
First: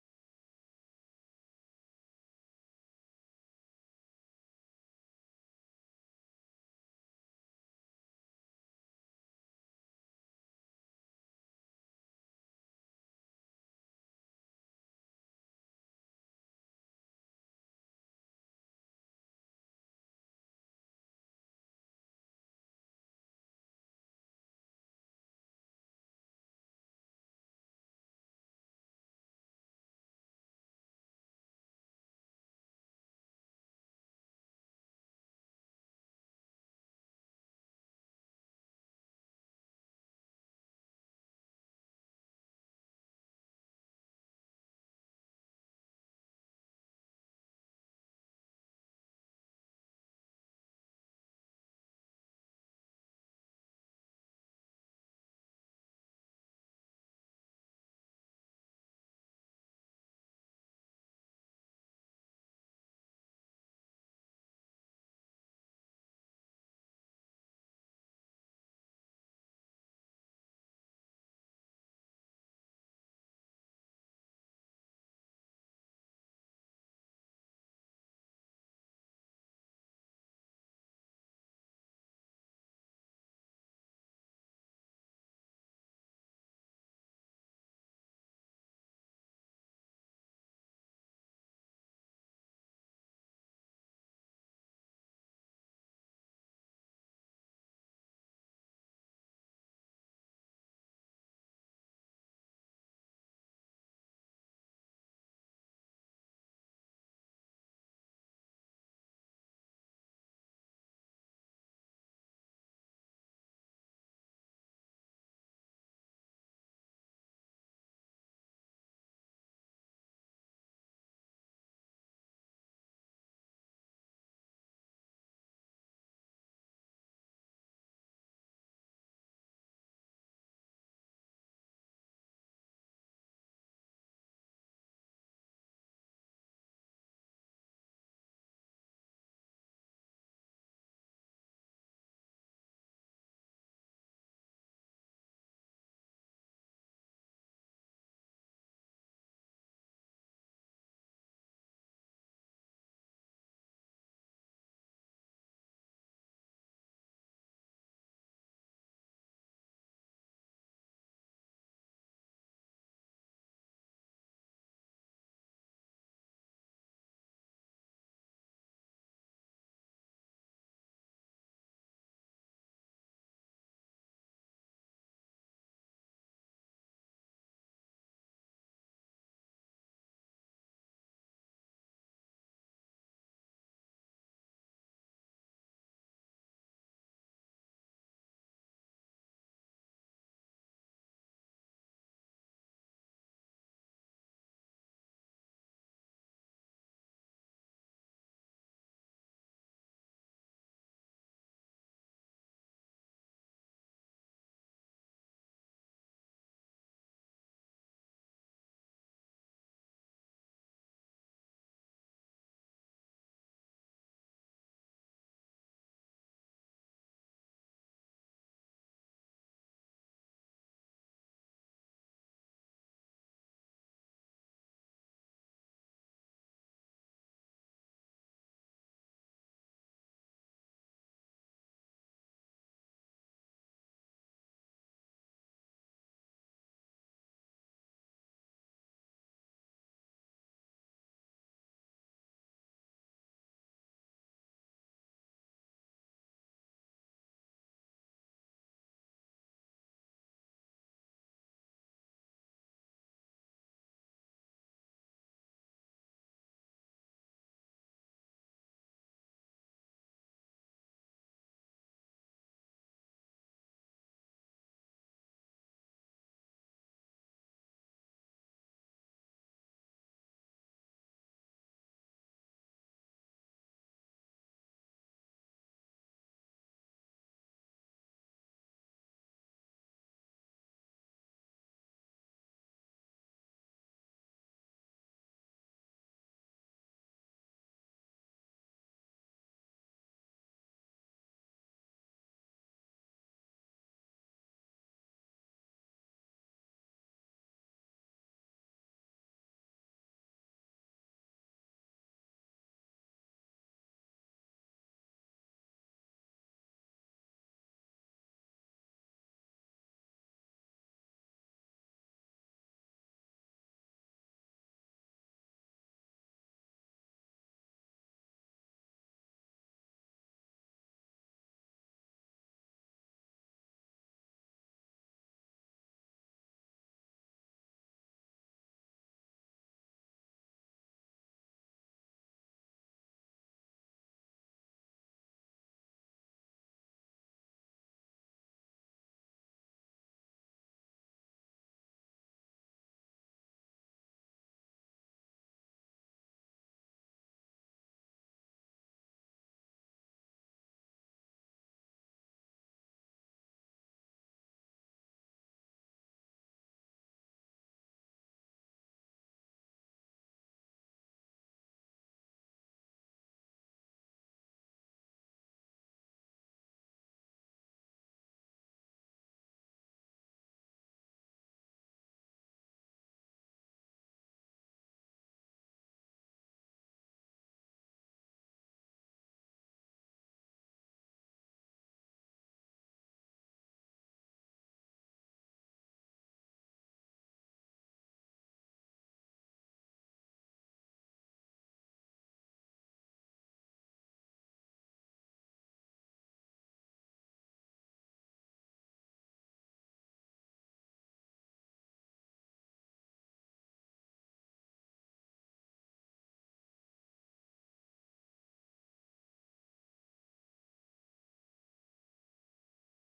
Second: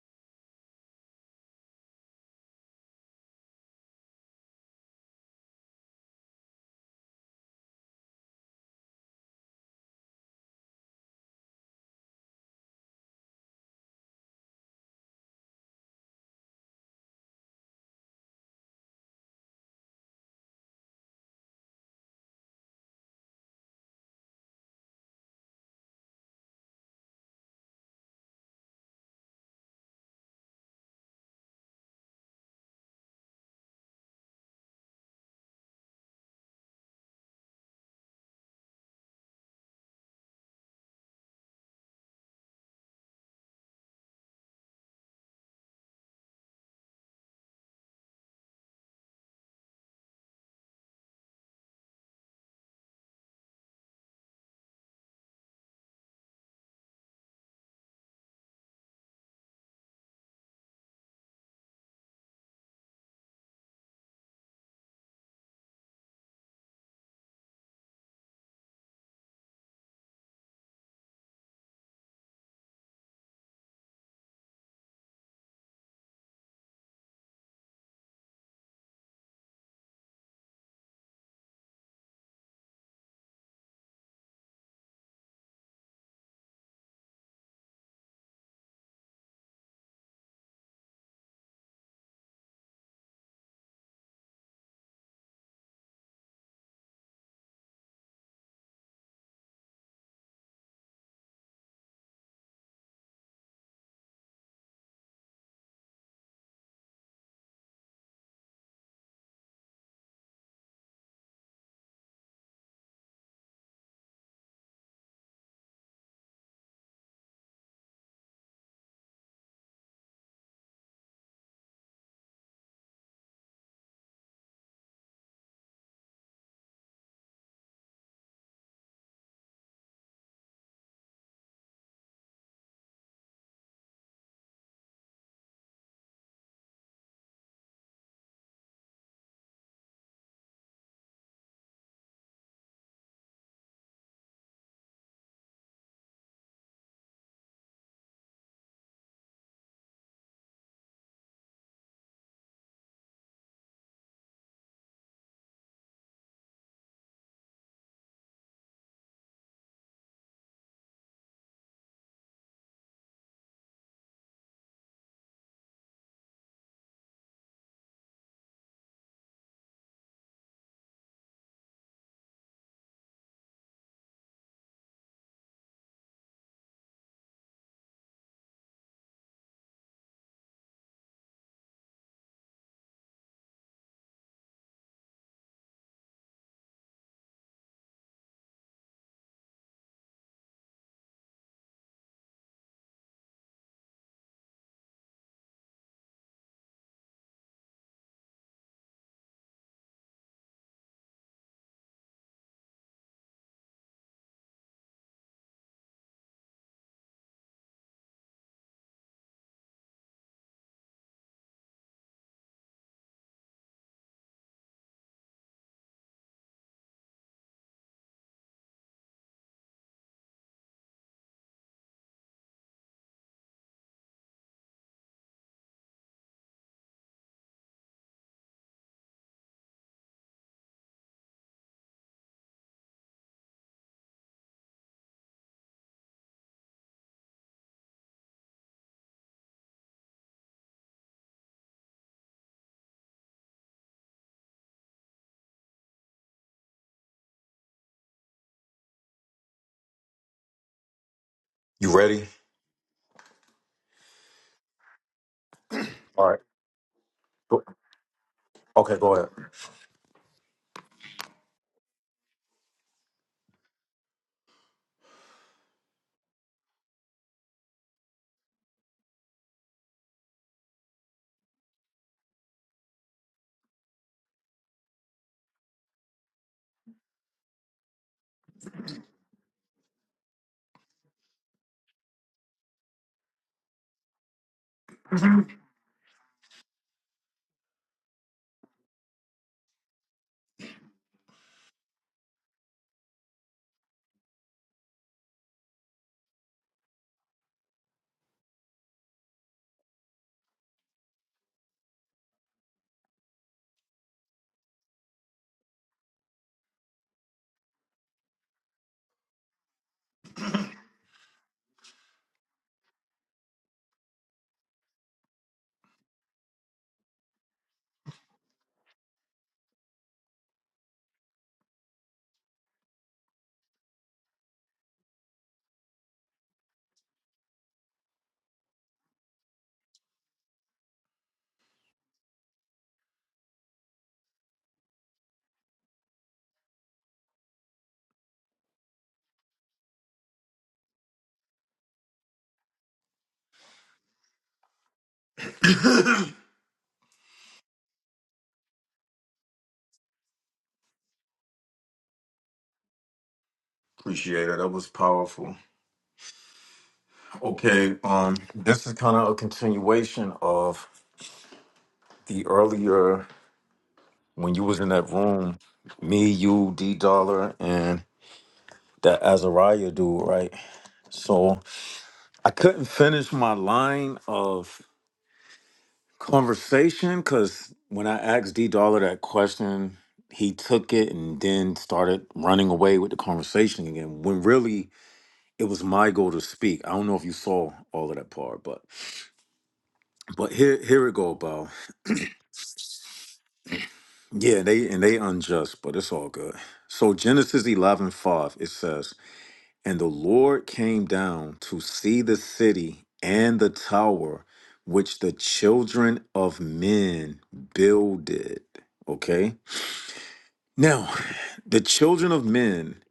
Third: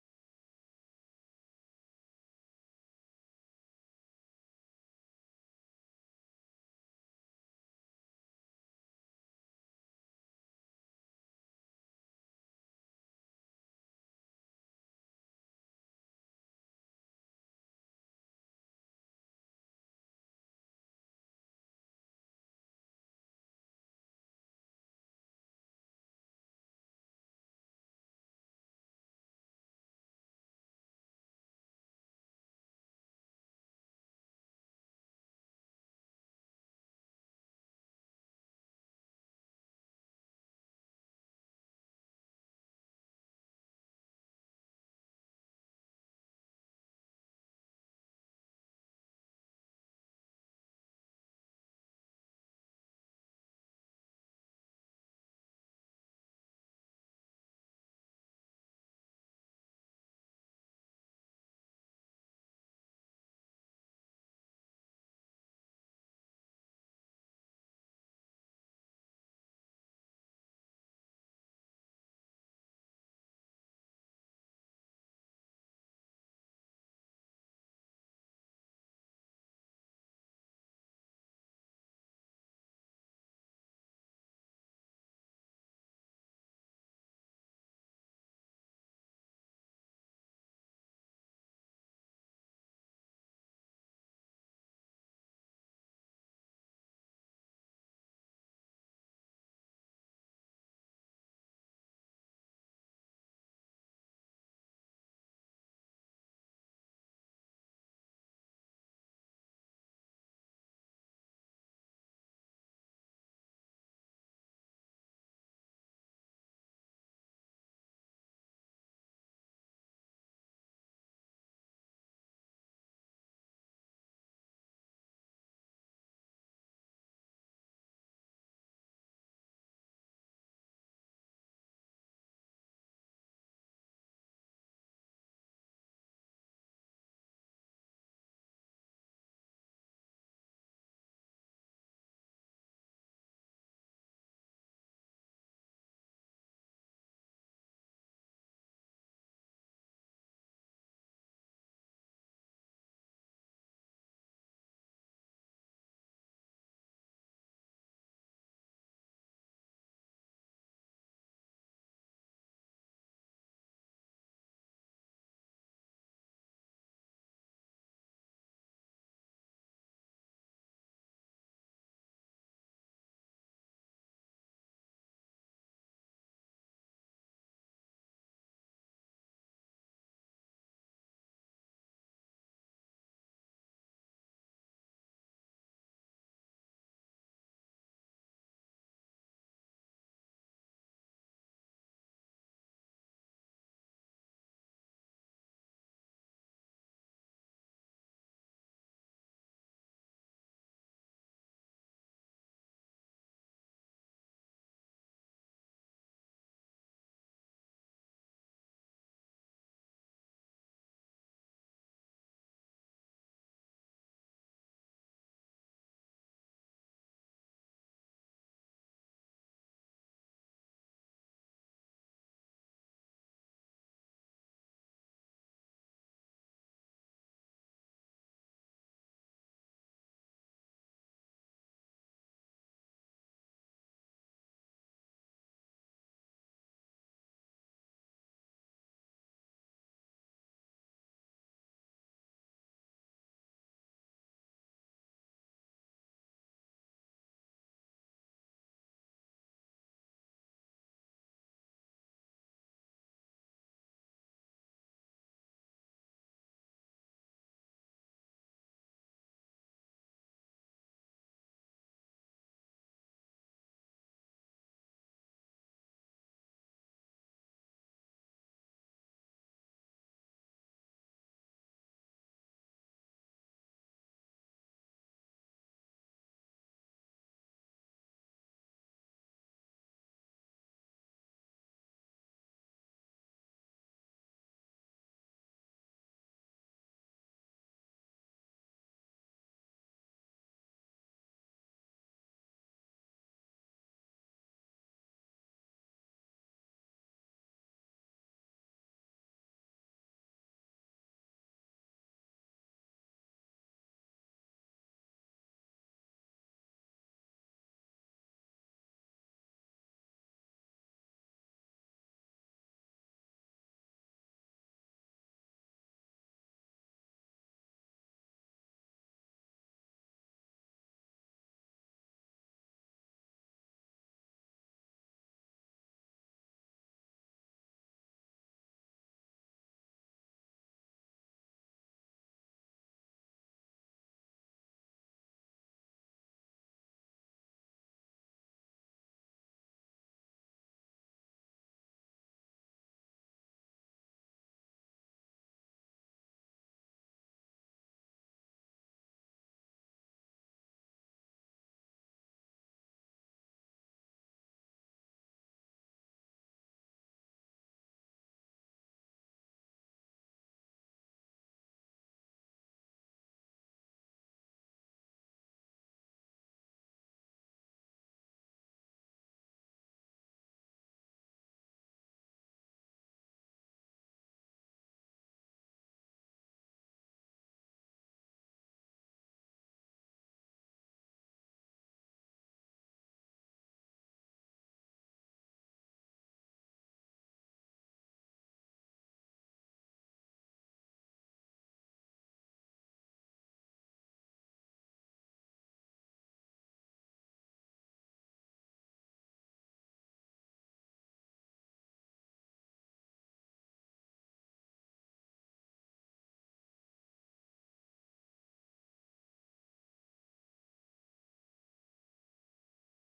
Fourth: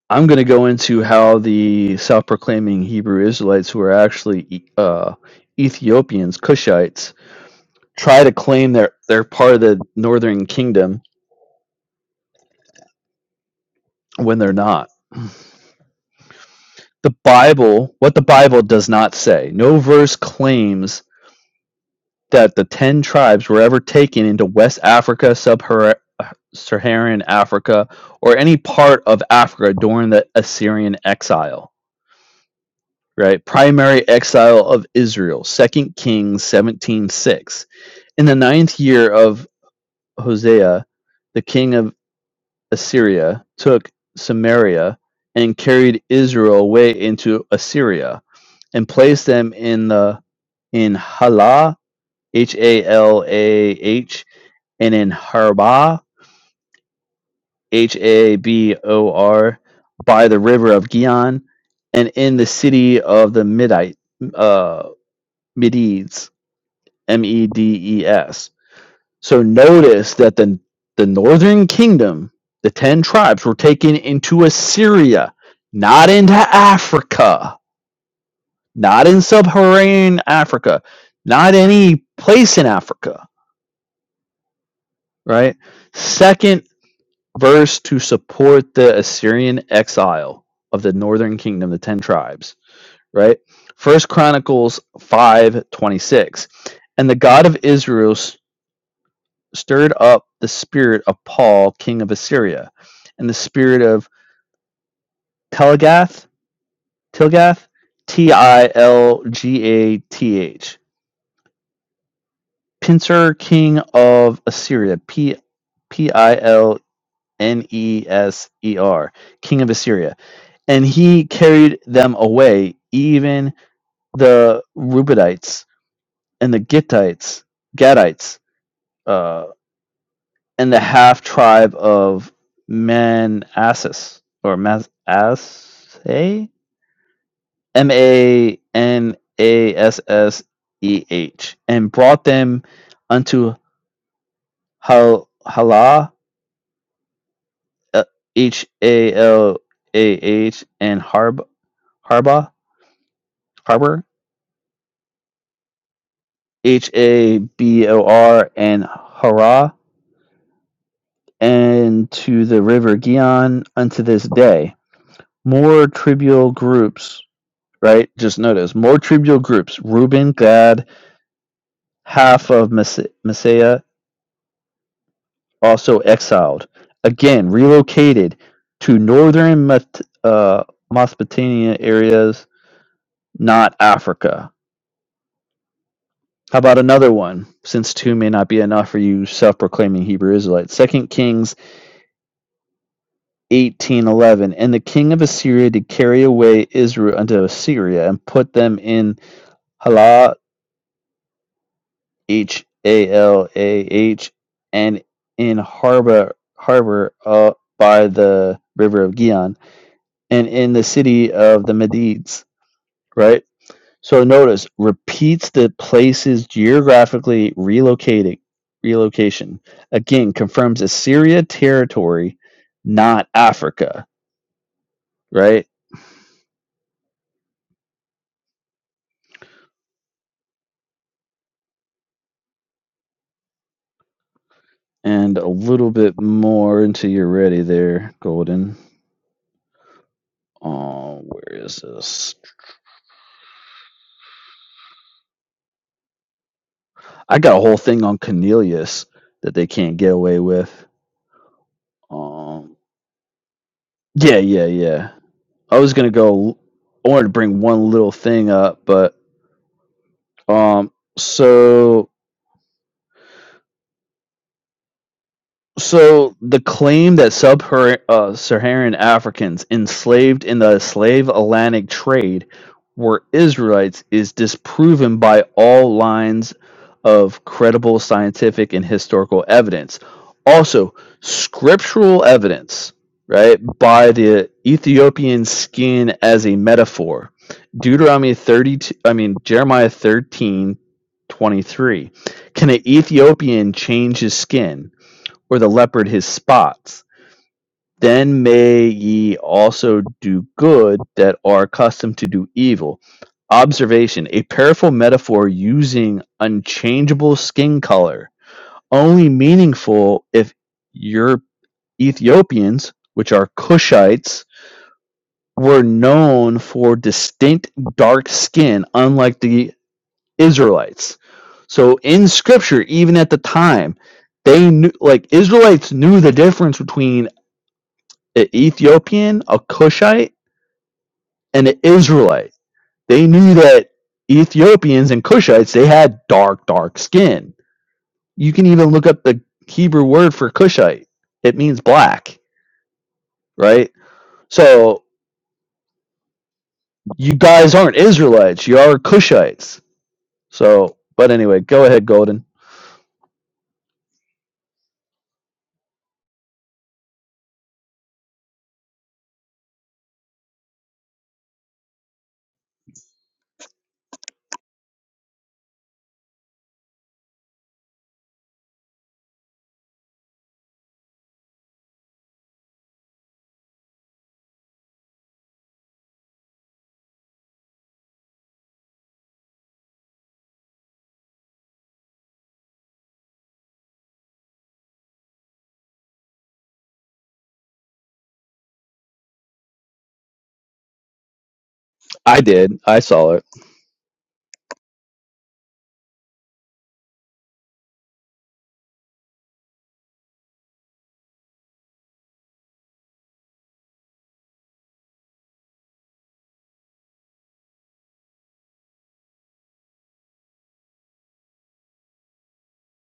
I'm going to go into how the self-proclaiming Hebrew Israelites, who are actually E- uh, Ethiopians, Cushites, try to claim they're they're part of the Northern Kingdom when they're not. The Bible, what the Bible does not say, no verse claims that the Ten Tribes were ever taken into West Africa, Sub-Saharan Africa, or any part of Africa during the Assyrian exile. Right, primary exile of Israel, Second Kings seventeen six. In the ninth year of Hosea, the king of Assyria took Samaria and carried Israel away into Assyria and placed them in the in Halah H A L A H and in Harba, H A B O R, by the river of Gion, and in the city of the Midite, uh, Medes, M E D E S. So notice that the the northern kingdom, the ten tribes, were taken into Assyria, not into Africa, not in sub-Saharan Africa, not any place in Africa, right? Second verse to support the Assyrian exile of the northern kingdom, the ten tribes, right? First Chronicles five twenty six, and the God of Israel s- stirred up the spirit of Paul, king of Assyria, and the spirit of Telgath, Tilgath, T I L G A T H, Pincer, king of Assyria, P P I L N E S E R, king of Assyria and he carried them away, even the Reubenites and the Gittites, Gadites, uh, and the half tribe of Manassas or Manasseh, M A N A S S E H, and brought them unto Hal Halah, uh, H A L A H, and Harb Harba Harbor H A B O R and Hara, and to the river Gion unto this day. More trivial groups, right? Just notice more trivial groups. Reuben, Gad, half of Messiah, also exiled. Again, relocated to northern Met- uh, Mesopotamia areas, not Africa. How about another one? Since two may not be enough for you self proclaiming Hebrew Israelites. Second Kings 18:11 And the king of Assyria did carry away Israel unto Assyria and put them in Halah H A L A H and in harbor harbor uh, by the river of Gihon, and in the city of the Medes right so notice repeats the places geographically relocating relocation again confirms Assyria territory not Africa right and a little bit more until you're ready there, Golden. Oh, where is this? I got a whole thing on Cornelius that they can't get away with. You ready? Um, yeah, yeah, yeah. I was gonna All right. go. I wanted to bring Go- one little thing up, Okay. Go but ahead. um, so So the claim that sub-Saharan uh, Saharan Africans enslaved in the slave Atlantic trade were Israelites is disproven by all lines of credible scientific and historical evidence. Also, scriptural evidence, right, by the Ethiopian skin as a metaphor. Deuteronomy 32, I mean, Jeremiah 13 23. Can an Ethiopian change his skin? or the leopard his spots. Then may ye also do good that are accustomed to do evil. Observation A powerful metaphor using unchangeable skin color, only meaningful if your Ethiopians, which are Cushites, were known for distinct dark skin, unlike the Israelites. So in scripture, even at the time, they knew like Israelites knew the difference between an Ethiopian, a Cushite, and an Israelite. They knew that Ethiopians and Cushites, they had dark, dark skin. You can even look up the Hebrew word for Cushite. It means black, right? So you guys aren't Israelites, you are Cushites. So, but anyway, go ahead, Golden. Appreciate it. That was powerful. Okay, um, this is kind of a continuation of the earlier when you was in that room, me, you, D Dollar, and that Azariah dude, right? So I couldn't finish my line of conversation because when I asked D Dollar that question, he took it and then started running away with the conversation again. When really it was my goal to speak. I don't know if you saw all of that part, but but here here it go, Bao. I did. I saw it. Yeah, they and they unjust, but it's all good. So Genesis 11 5 it says, And the Lord came down to see the city and the tower which the children of men builded. Okay. Now, the children of men,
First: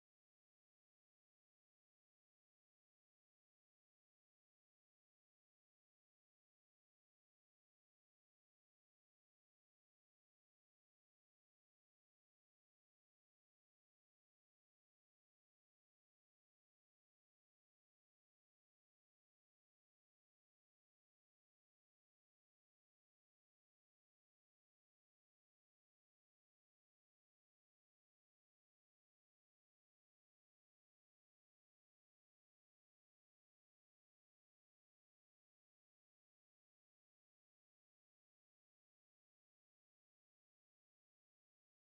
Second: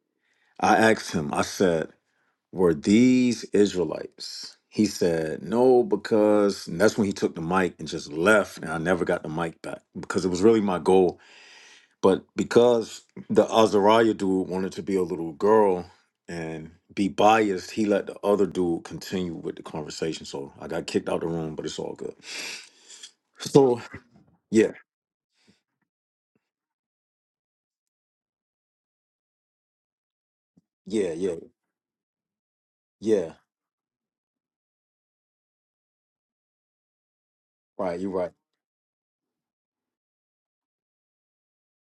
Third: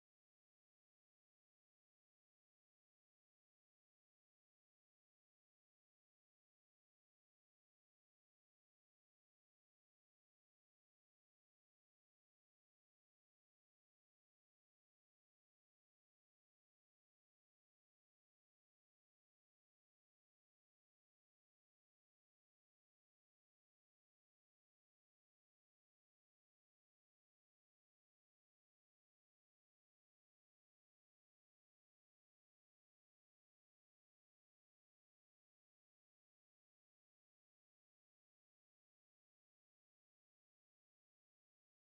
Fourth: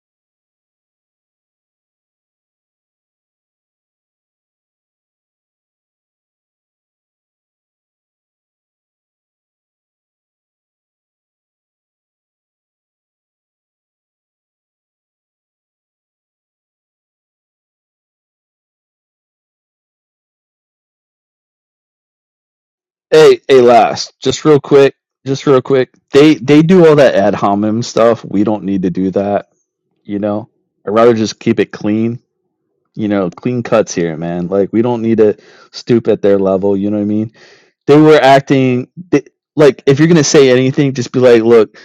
I asked him, I said, Were these Israelites? He said, No, because and that's when he took the mic and just left, and I never got the mic back because it was really my goal but because the Azariah dude wanted to be a little girl and be biased, he let the other dude continue with the conversation. So I got kicked out the room, but it's all good. Hey, hey, So last, just real yeah, quick, just real quick. They they do all that ad hominem stuff. We don't need to do that, you know. I'd yeah, rather yeah, just keep it clean you know, yeah. clean cuts here, man. Like we don't need to stoop at their level. You know what I mean? They Right, you're were right, acting they, like if you're gonna say anything, just be like, look,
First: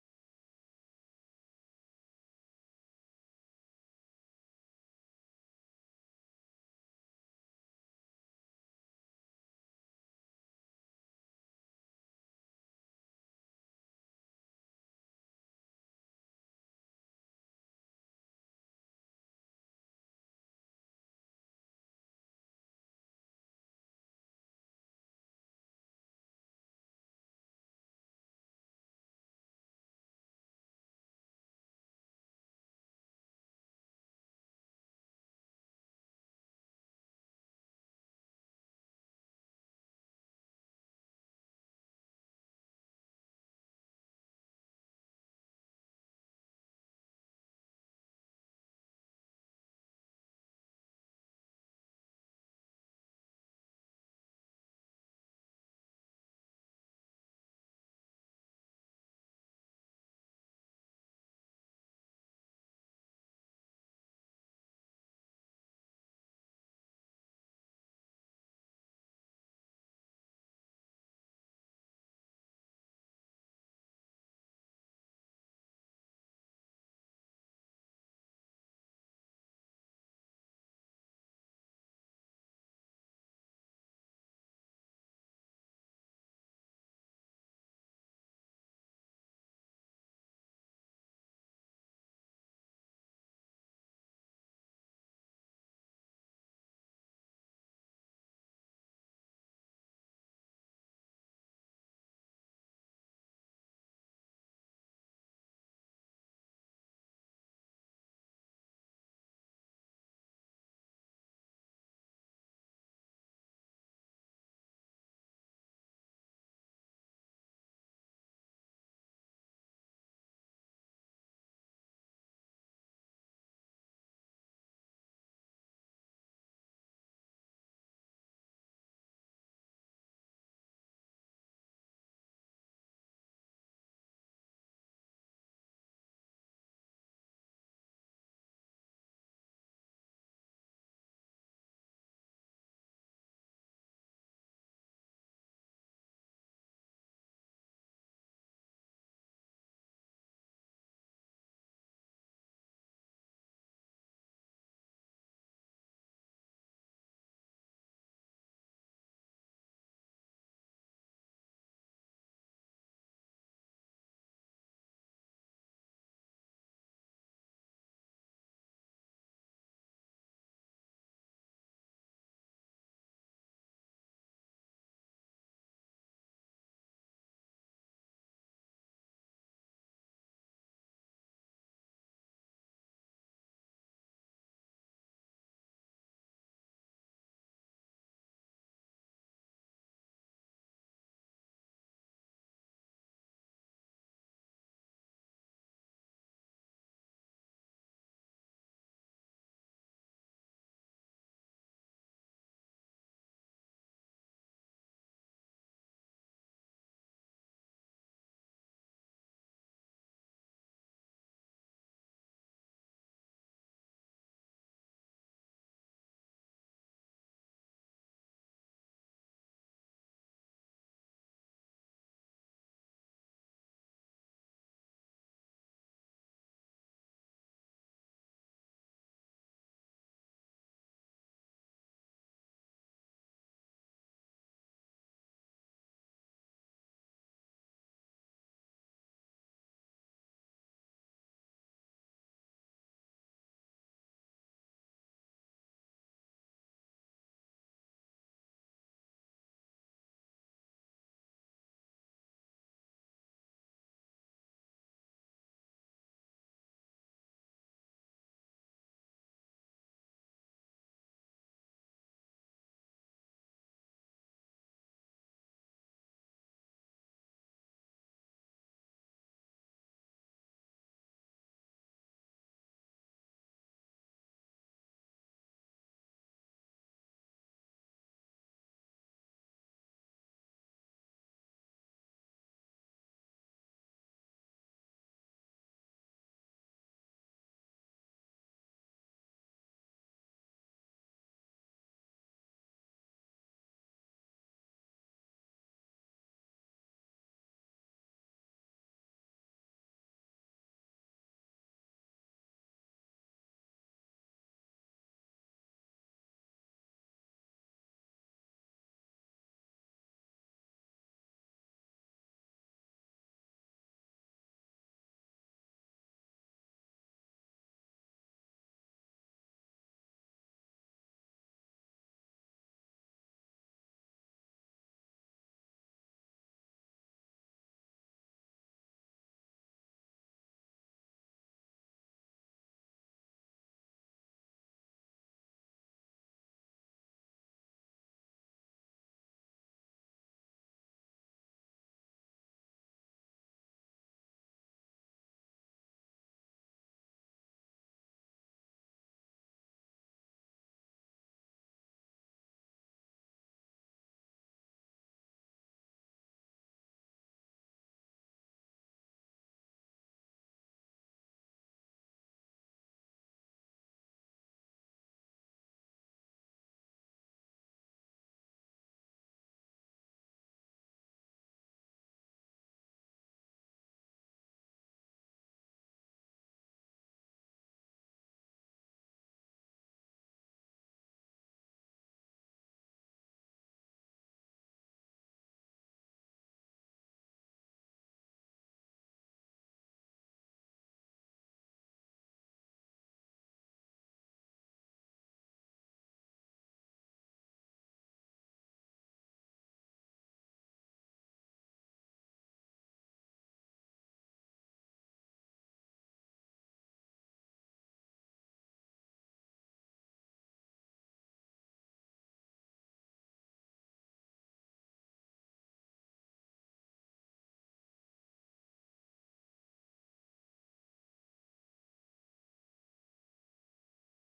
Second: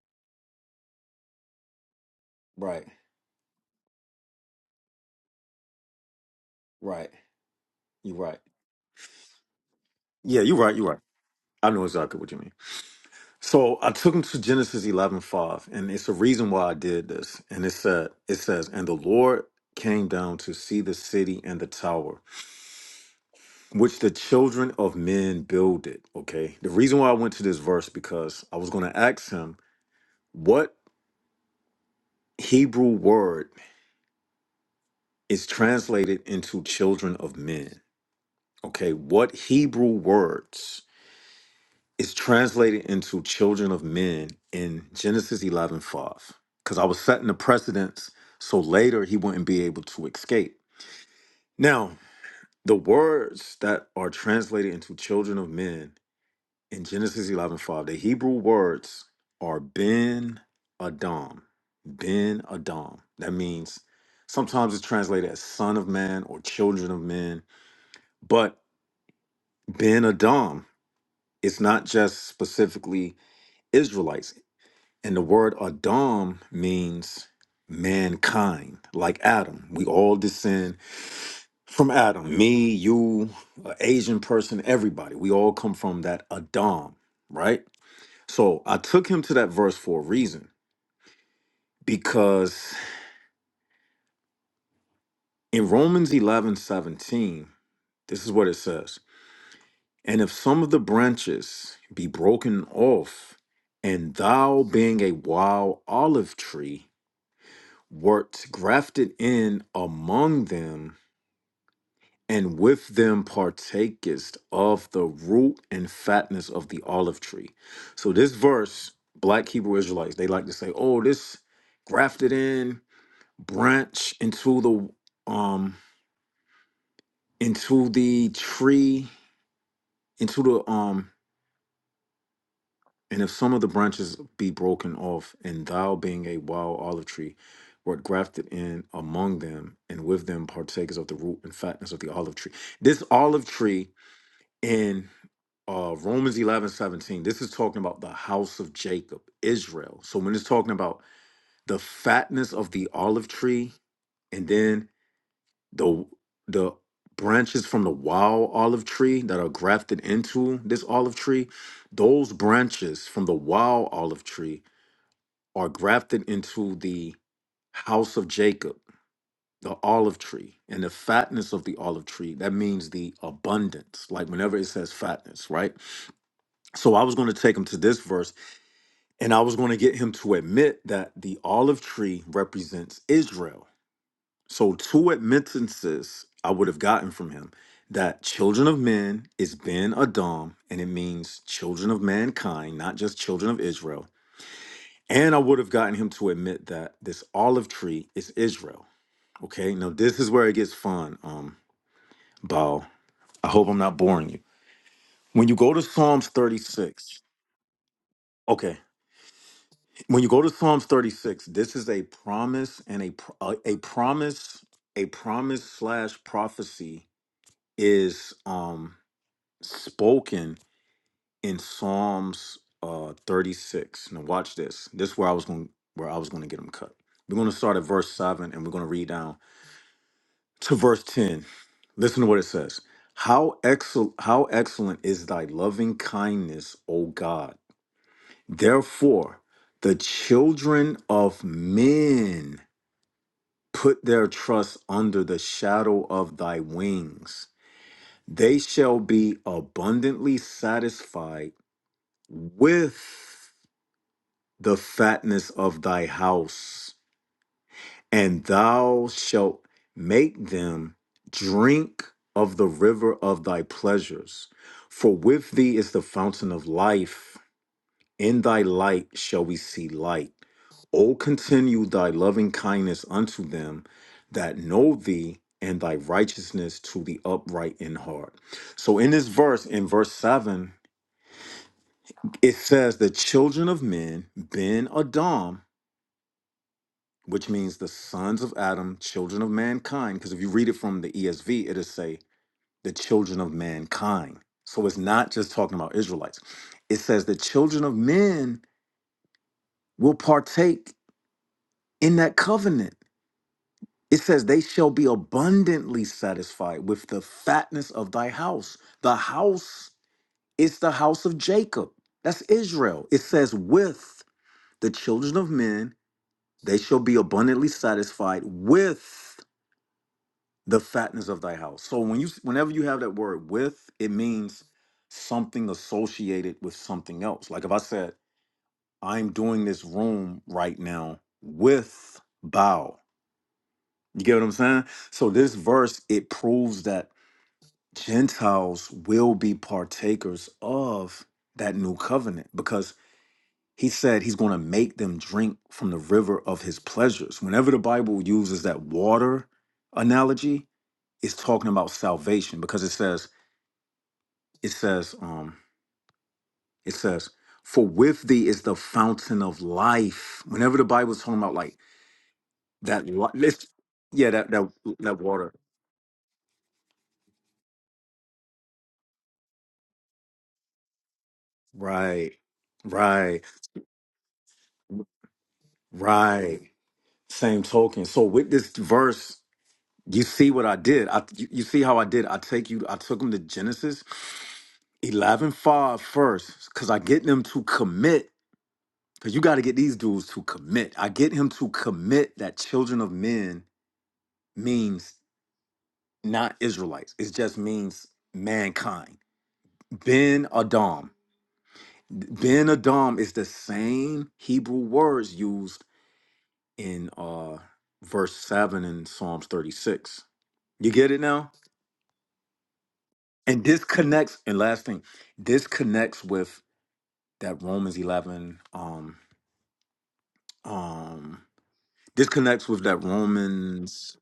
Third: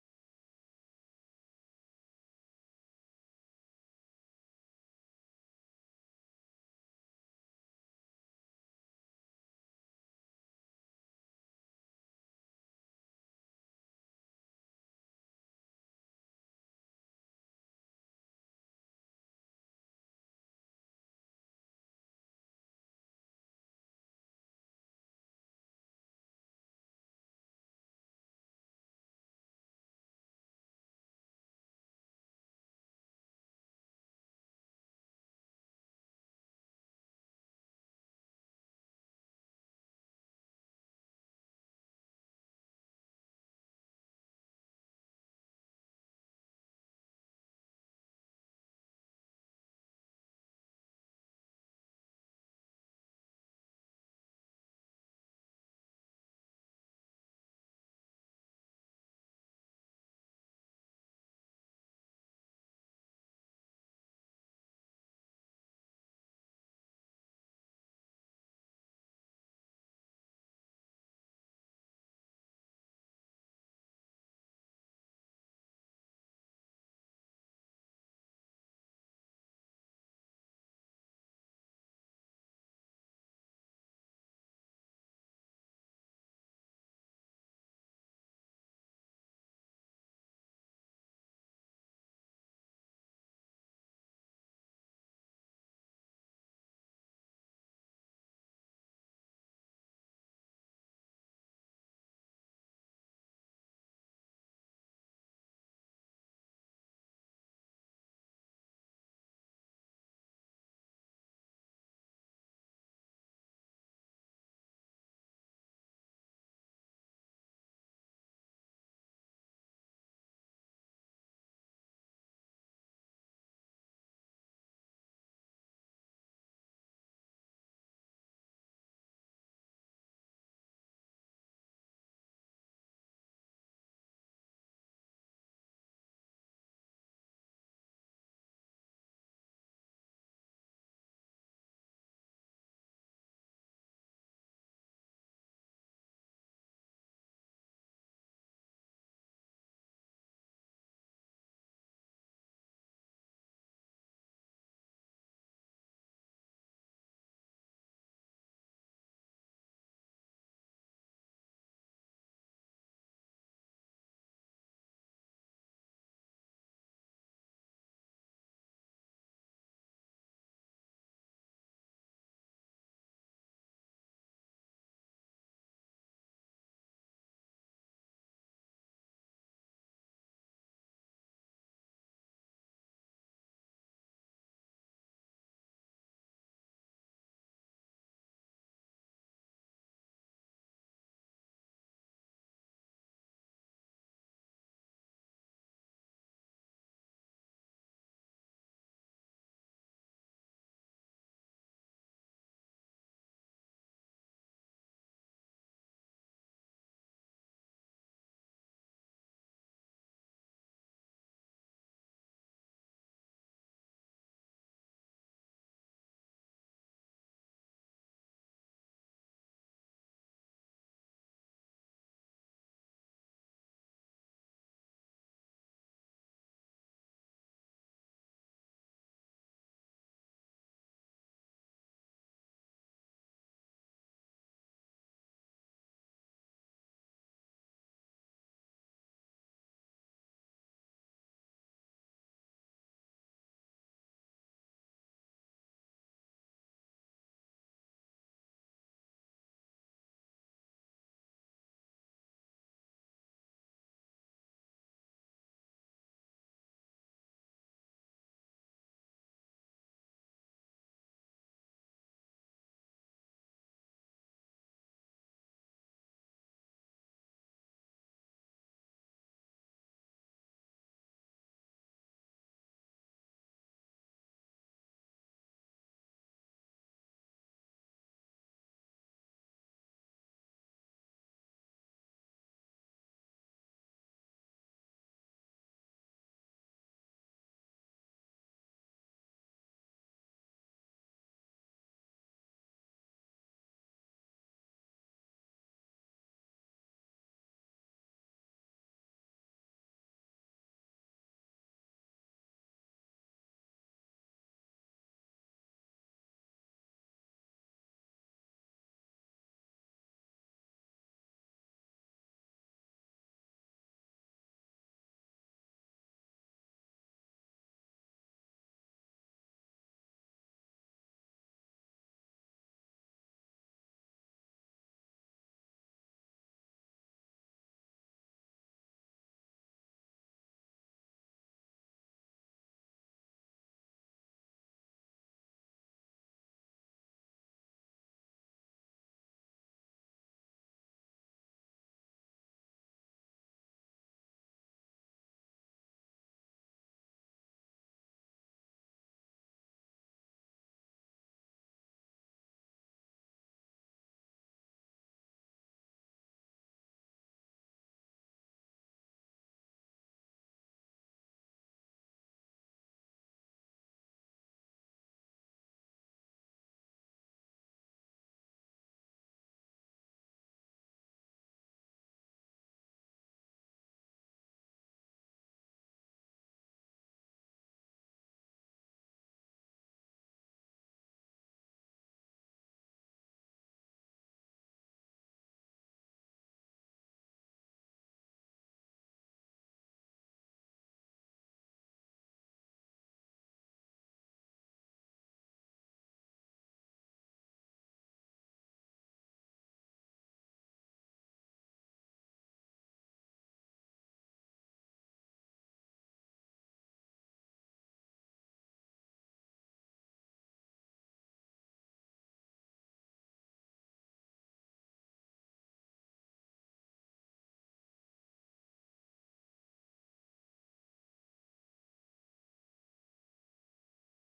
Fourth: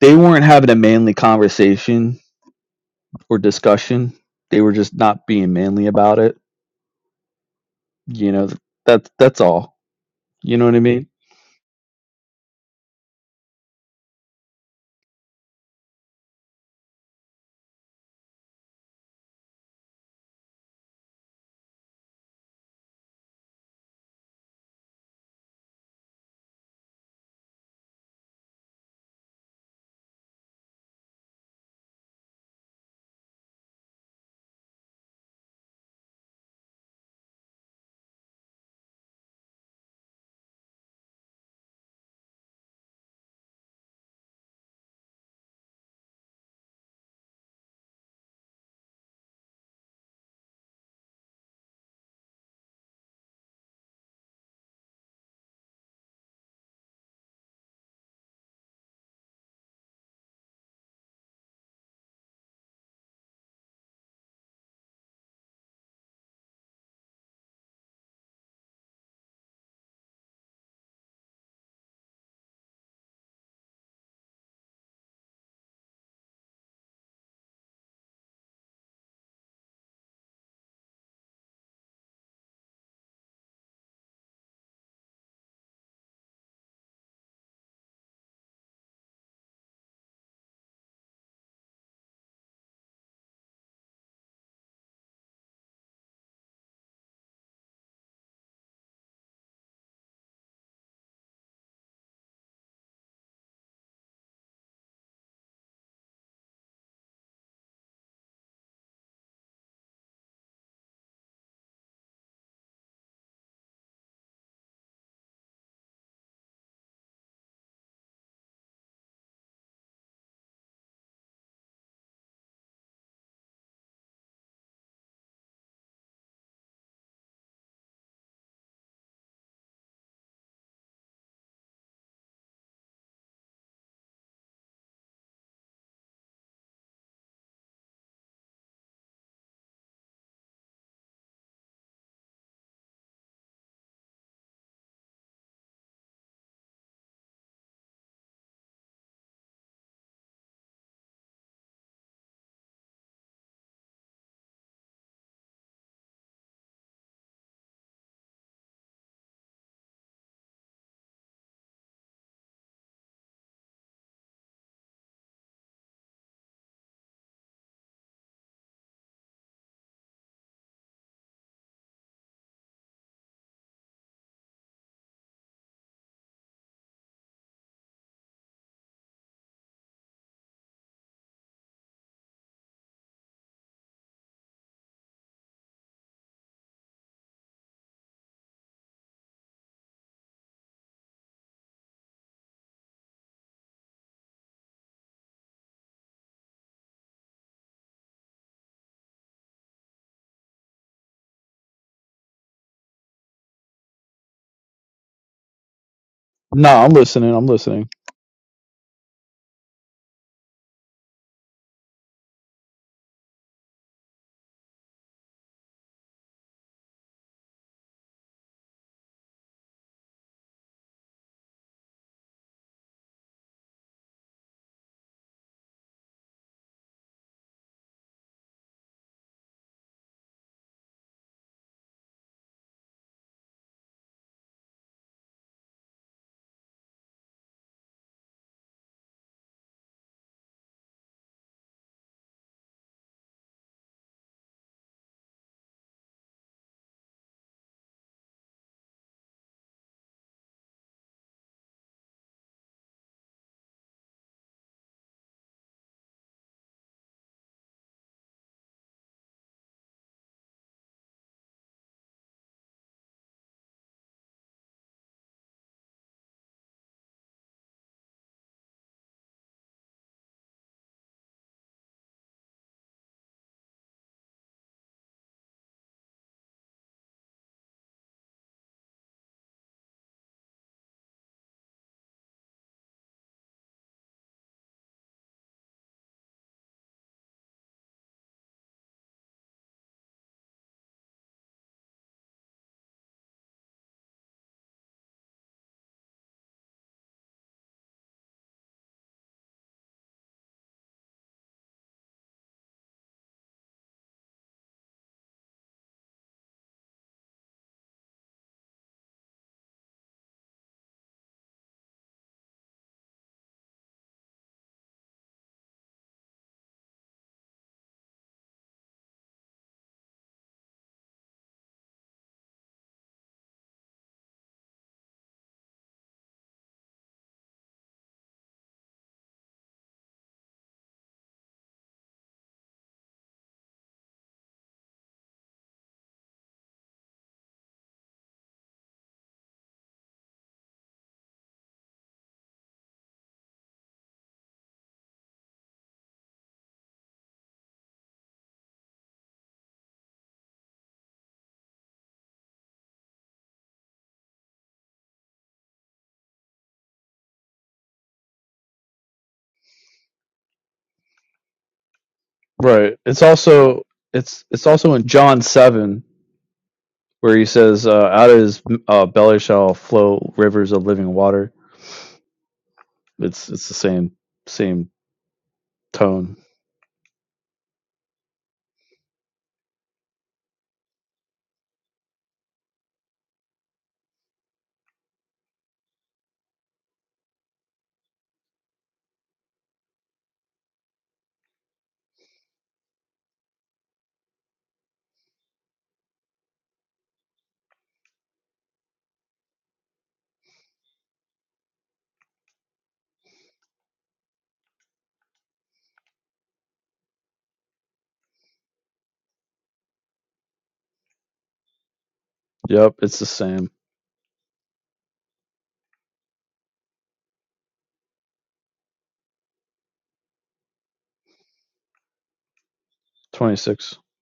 they weren't having a manly conversation right, or discussion. They were just not being manly about it. right. You're You right. know, that's that's all. Yeah, You you're know what right. I You're right. mean? I know exactly what you mean. So I took him to Genesis eleven five, and it's a reason why I did this. And it said, it says, and the Lord came down to see the city and the tower which the children of men build it. Okay. The reason why I went to this verse because I was going to ask him what Hebrew word is translated into children of men. Okay. What Hebrew words is translated into children of men in Genesis 11 5? Because I was setting the precedence so later he wouldn't be able to escape. Now, the words that are translated into children of men in Genesis 11 5, the Hebrew words are Ben Adam. Ben Adam. That means sometimes it's translated as son of man or children of men. But Ben Adam, it's not just specifically Israelites. And the word Adam means mankind, like Adam. We all descend from Adam. Me, you, an Asian person, everybody. We all come from that Adam, right? So I took him to that verse for a reason because in Romans 11 17, this is what it says. And if some of the branches be broken off, and thou being a wild olive tree, wert grafted in among them, and with them partakest of the root and fatness of the olive tree. So this verse, black Hebrew Israelites, they like to say, oh, this grafted in, branch into the um into the tree into the um and if some of the branches be broken off and thou being a wild olive tree wert grafted in among them and with them partakers of the root and fatness of the olive tree this olive tree in uh romans 11 17 this is talking about the house of jacob israel so when it's talking about the fatness of the olive tree and then the the branches from the wild olive tree that are grafted into this olive tree those branches from the wild olive tree are grafted into the house of jacob the olive tree and the fatness of the olive tree that means the abundance like whenever it says fatness right so i was going to take him to this verse and i was going to get him to admit that the olive tree represents israel So two admittances I would have gotten from him that children of men is Ben Adam, and it means children of mankind, not just children of Israel. And I would have gotten him to admit that this olive tree is Israel. Okay, now this is where it gets fun. Um, Bao, I hope I'm not boring you. When you go to Psalms No, I'm 36, listening. I'm listening. okay, when you go to Psalms 36, this is a promise and a pro- a, a promise, a promise slash prophecy is um spoken in Psalms uh 36. Now watch this. This is where I was going where I was going to get them cut. We're going to start at verse 7 and we're going to read down to verse 10. Listen to what it says. How excel? how excellent is thy loving kindness, O God. Therefore, the children of men put their trust under the shadow of thy wings. They shall be abundantly satisfied with the fatness of thy house, and thou shalt make them drink of the river of thy pleasures. For with thee is the fountain of life. In thy light shall we see light. O continue thy loving kindness unto them that know thee, and thy righteousness to the upright in heart. So, in this verse, in verse 7, it says, The children of men, Ben Adam." which means the sons of Adam, children of mankind. Because if you read it from the ESV, it'll say the children of mankind. So it's not just talking about Israelites. It says the children of men will partake in that covenant. It says they shall be abundantly satisfied with the fatness of thy house. The house is the house of Jacob. That's Israel. It says, with the children of men, they shall be abundantly satisfied with. the fatness of thy house. So when you whenever you have that word with, it means something associated with something else. Like if I said, I'm doing this room right now with bow. You get what I'm saying? So this verse it proves that Gentiles will be partakers of that new covenant because he said he's going to make them drink from the river of his pleasures. Whenever the Bible uses that water analogy, it's talking about salvation because it says it says um it says for with thee is the fountain of life whenever the bible's talking about like Right. that It's li- let's also yeah it's that it's that also in that John water seven where he says, uh, "Out of his uh, belly shall flow rivers of living water." right right It's it's the same same tone. right same token so with this verse you see what i did i you, you see how i did i take you i took them to genesis 11 5 first, because i get them to commit because you got to get these dudes to commit i get him to commit that children of men means not Israelites. It just means mankind. Ben Adam. Ben Adam is the same Hebrew words used in uh verse 7 in Psalms 36. You get it now? Yep, it's the And same. this connects, and last thing, this connects with that Romans 11. Um, um, this connects with that Twenty six. Romans.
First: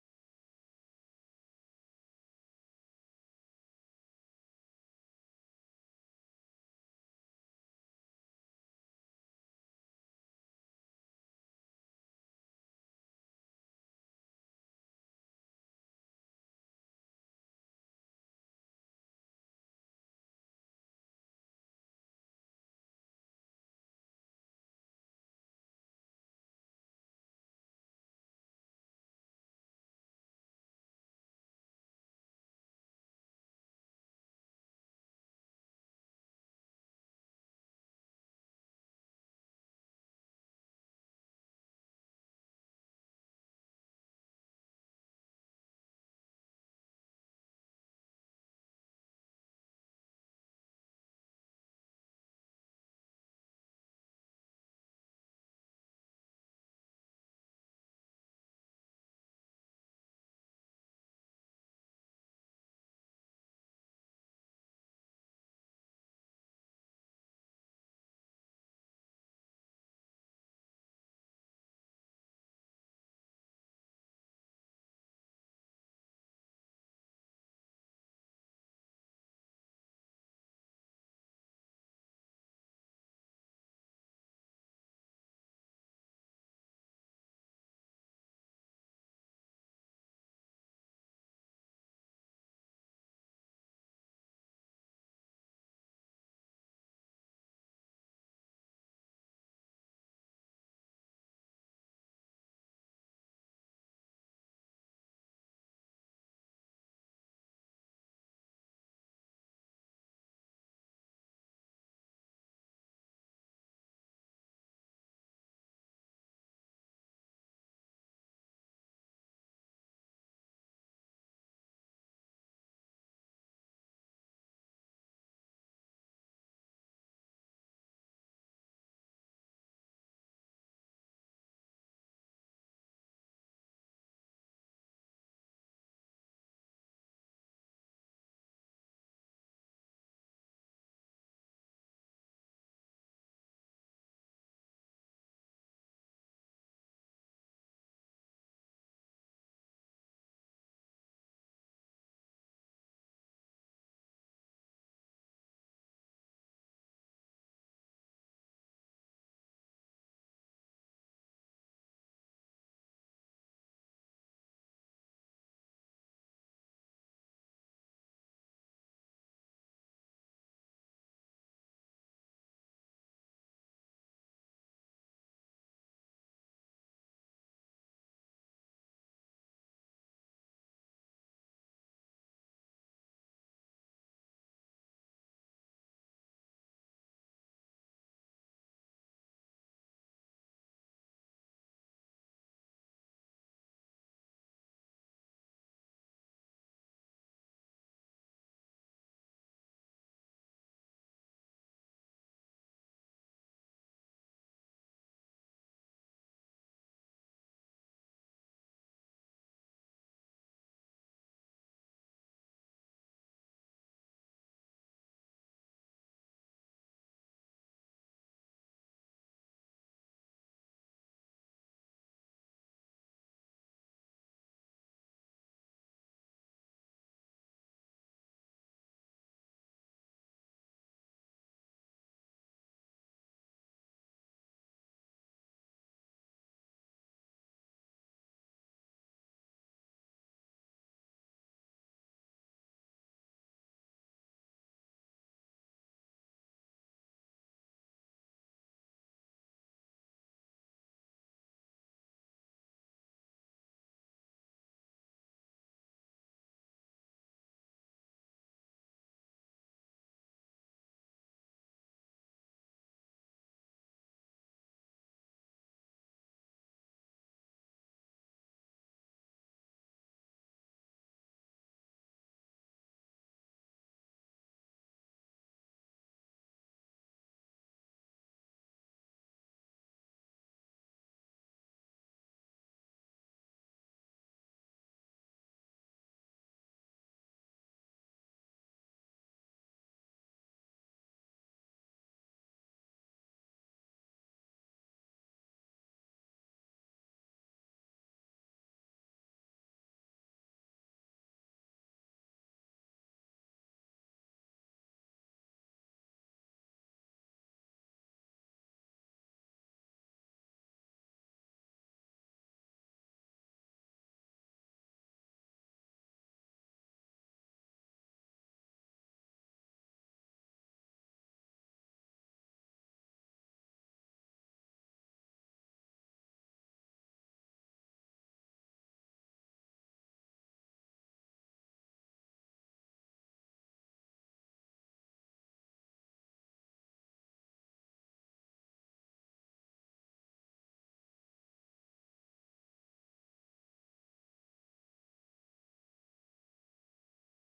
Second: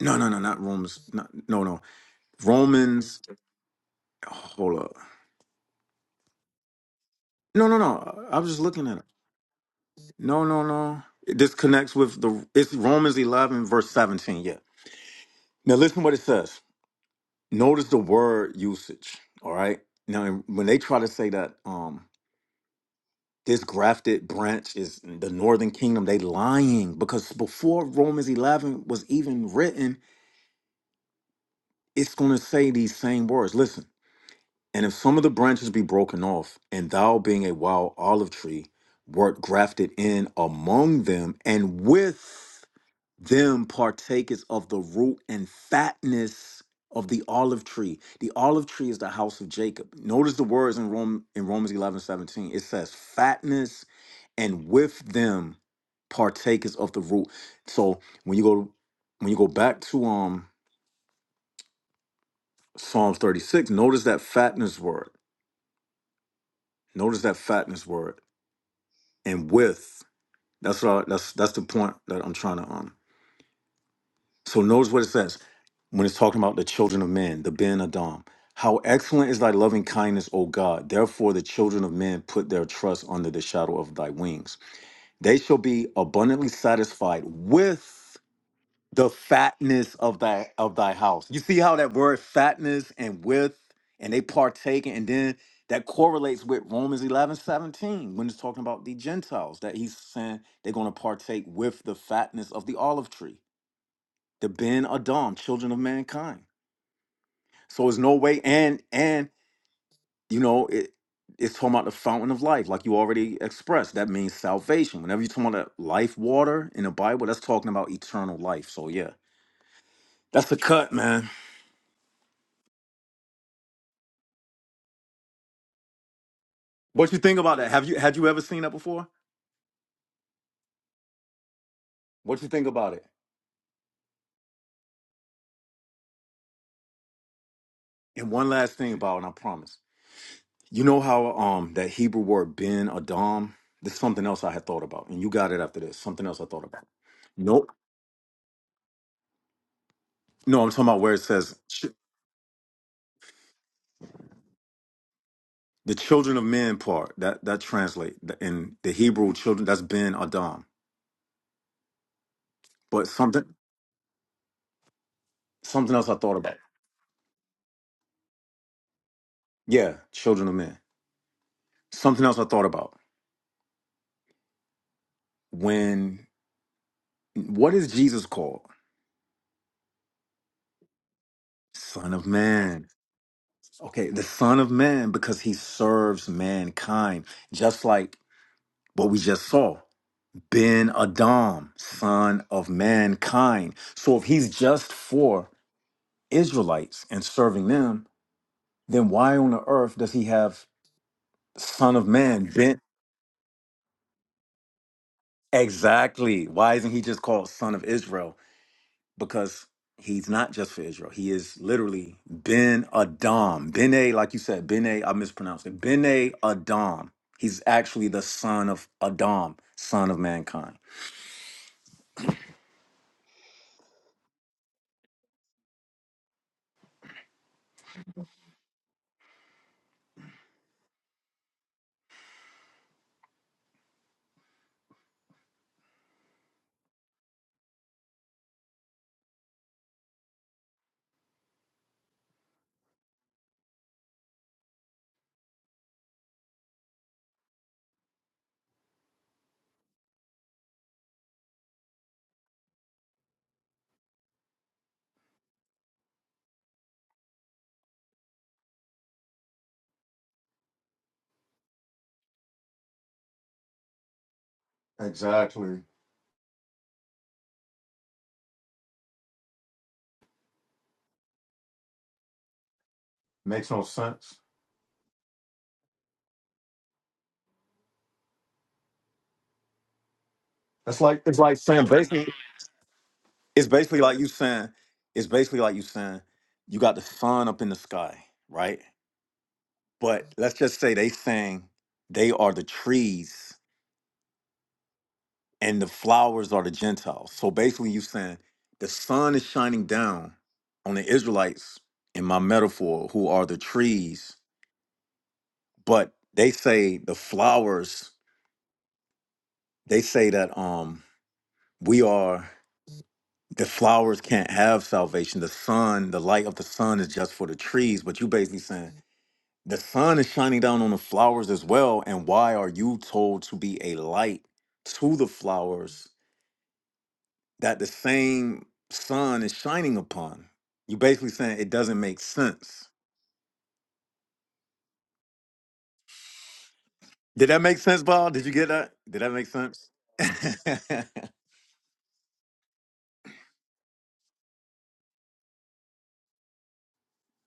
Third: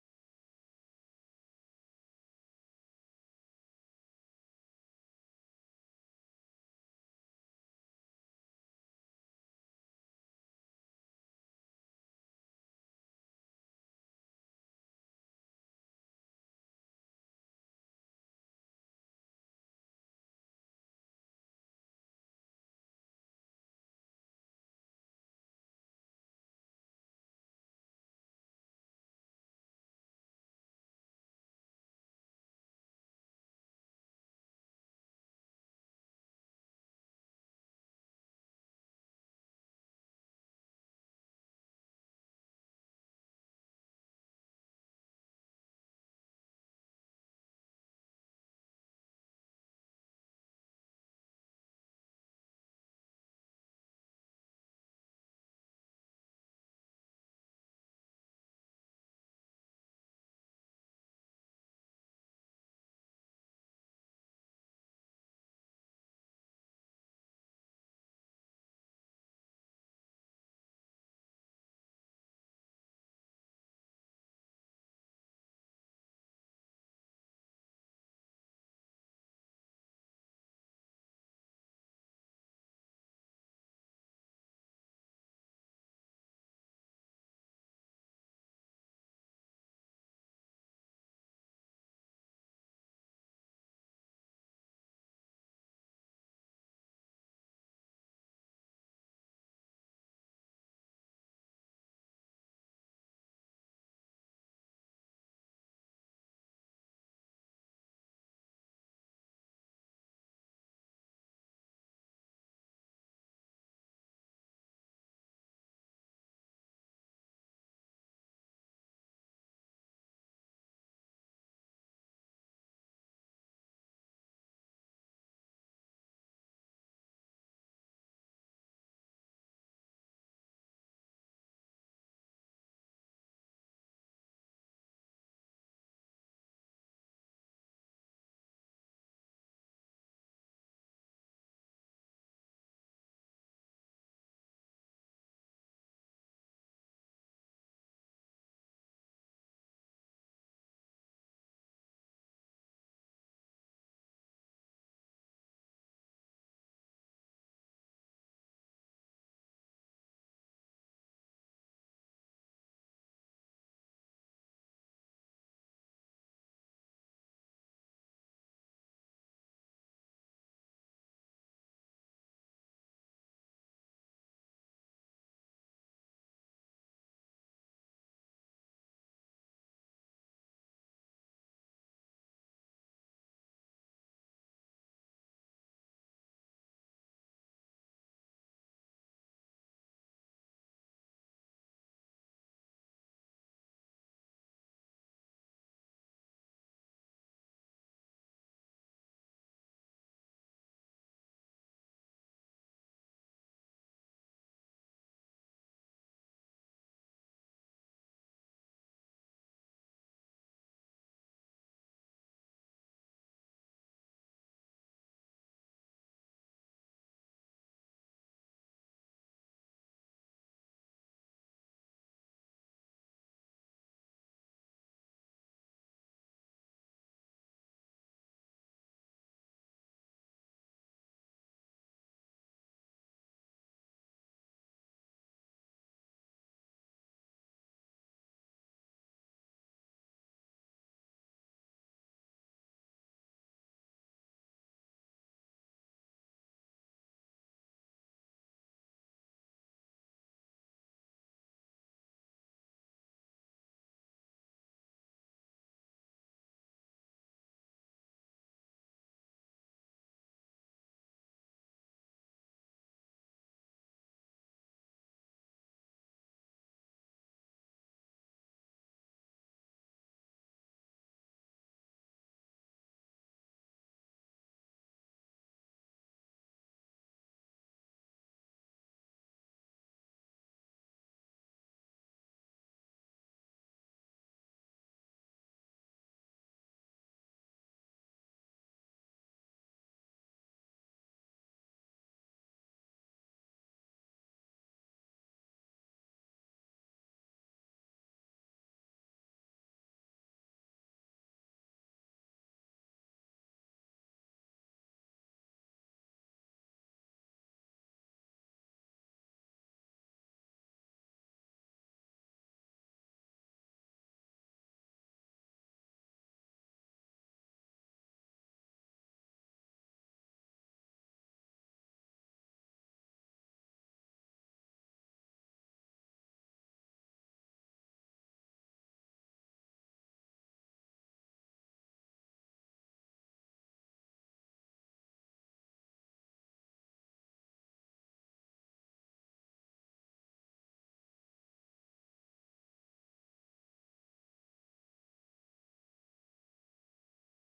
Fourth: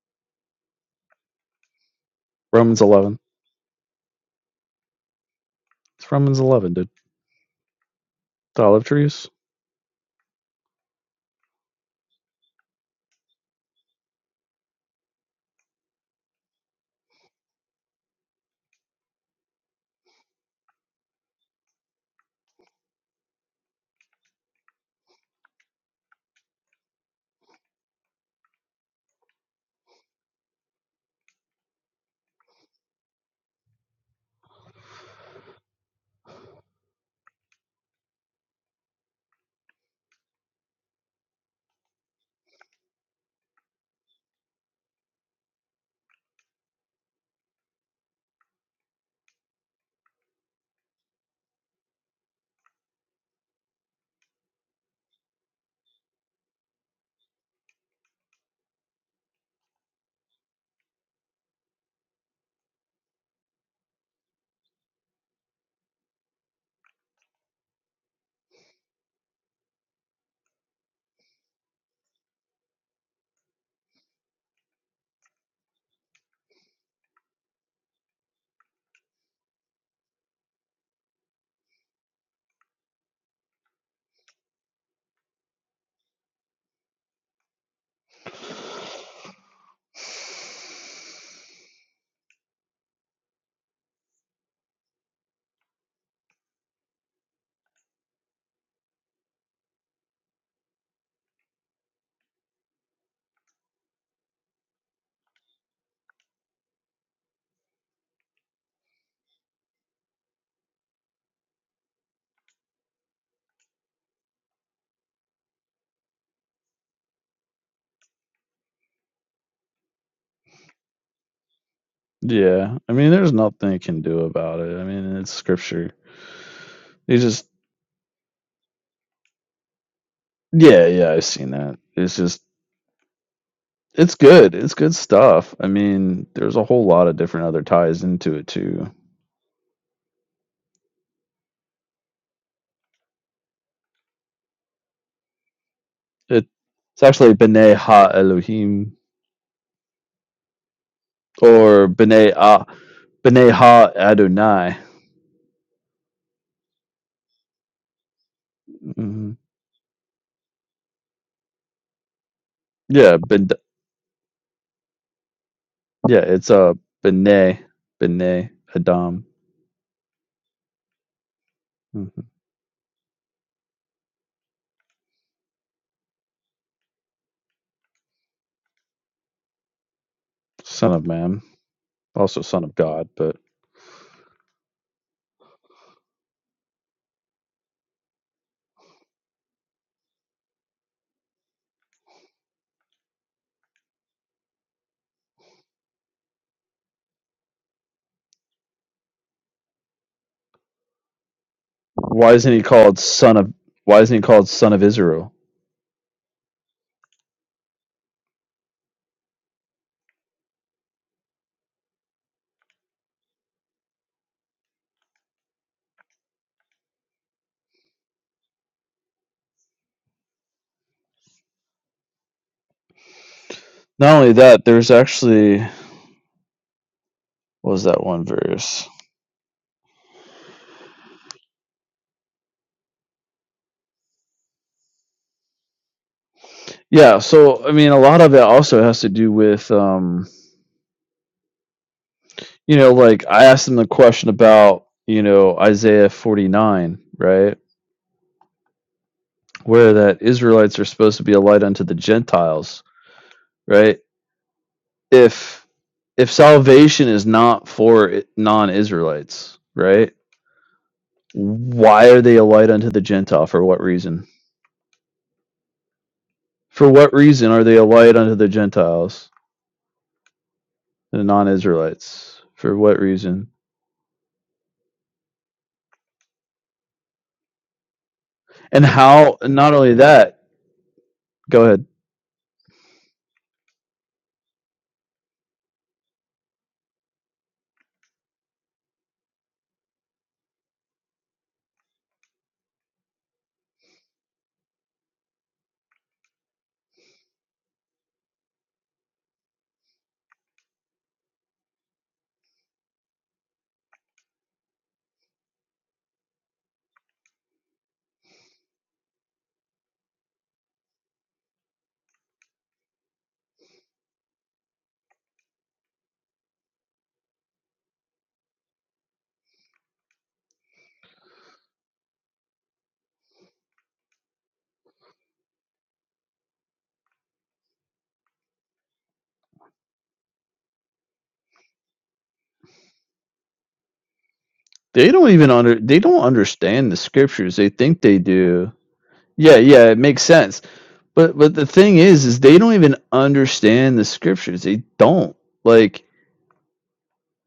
No, no, no, not Romans. Not, no, no. Romans eleven. Romans. Hold up. It's Romans eleven, dude. No, no, no. I was just The olive looking at it. trees. No, no, no. This connects with the it's Romans 11 verse 17, yeah. Now listen what it says. Notice the word usage, all right? Now when they try to say that um this grafted branch is the northern kingdom, they lying because before Romans 11 was even written, it's going to say these same words. Listen. And if some of the branches be broken off, and thou being a wild olive tree, wert grafted in among them, and with them partakest of the root and fatness of the olive tree. The olive tree is the house of Jacob. Notice the words in Rome in Romans 11 17. It says fatness and with them partakest of the root. So when you go when you go back to um Psalms 36, notice that fatness word. Notice that fatness word. and with. That's what I, that's that's the point that I'm trying to um. So notice what it says when it's talking about the children of men, the Ben Adam. How excellent is thy loving kindness, O God! Therefore, the children of men put their trust under the shadow of thy wings. They shall be abundantly satisfied with the fatness of thy of thy house. You see how that word fatness and width and they partake and then that correlates with Romans 11 17, when it's talking about the Gentiles, that he's saying they're going to partake with the fatness of the olive tree, the Ben Adam, children of mankind. So it's no way, and and you know, it it's talking about the fountain of life, like you already expressed. That means salvation. Whenever you're talking about that life water in the Bible, that's talking about eternal life. So yeah. That's a cut, man. Yeah, I mean, there's nothing you can do about it. I mean, it's scripture. What you You think just about that? Have you had you ever seen that before? yeah, yeah. I've seen that. It's just What you think about it? It's good. It's good stuff. I mean, there's a whole lot of different other ties And into it one last too. thing about, it, and I promise. You know how um that Hebrew word ben Adam? This is something else I had thought about, and you got it after this. Something else I It, thought about. it's actually Nope. B'nai Ha Elohim No, I'm talking about where it says ch- or B'nai Ah B'nai Ha Adonai. the children of men part. That that translate the- in the hmm Hebrew children. That's ben Adam. But Yeah, something ben, something else I yeah, thought it's about. uh, B'nai B'nai Adam, Yeah, children of men. hmm Something else I thought about. When what is Jesus called? son of man, Son of also son of Man. God. But Okay, the Son of Man, because he serves mankind, just like what we just saw. Ben Adam, son of mankind. So if he's just for Israelites and serving them, then why on the earth does he have Son of why Man? isn't he Ben called son of? Why isn't he called son of Israel? exactly. Why isn't he just called Son of Israel? because he's not just for Israel. He is literally Ben Adam. Ben A, like you said, Ben A, I mispronounced it. Ben A Adam. He's actually the son of Adam, son of mankind. Not only that, there's actually what was that one verse? Yeah, so I mean, a lot of it also has to do with, um, you know, like I asked them the question about, you know, Isaiah 49, right? Where that Israelites are supposed to be a light unto the Gentiles, right? If if salvation is not for i- non-Israelites, right? Why are they a light unto the Gentile? For what reason? Exactly. For what reason are they a light unto the Gentiles and the non-Israelites? For what reason? Makes no sense. And how? Not only that. It's like it's like Go ahead. saying basically It's basically like you saying, it's basically like you saying, you got the sun up in the sky, right? But let's just say they saying they are the trees and the flowers are the Gentiles. So basically, you saying the sun is shining down on the Israelites in my metaphor, who are the trees, but they say the flowers. They say that um we are the flowers can't have salvation. The sun, the light of the sun, is just for the trees. But you basically saying the sun is shining down on the flowers as well. And why are you told to be a light to the flowers that the same sun is shining upon. You're basically saying it doesn't make sense. They don't even under they don't understand the Did scriptures. that They make think sense, they Paul? Did you get do. that? Did that make Yeah, sense? yeah, it makes sense. But but the thing is is they don't even understand the scriptures. They don't. Like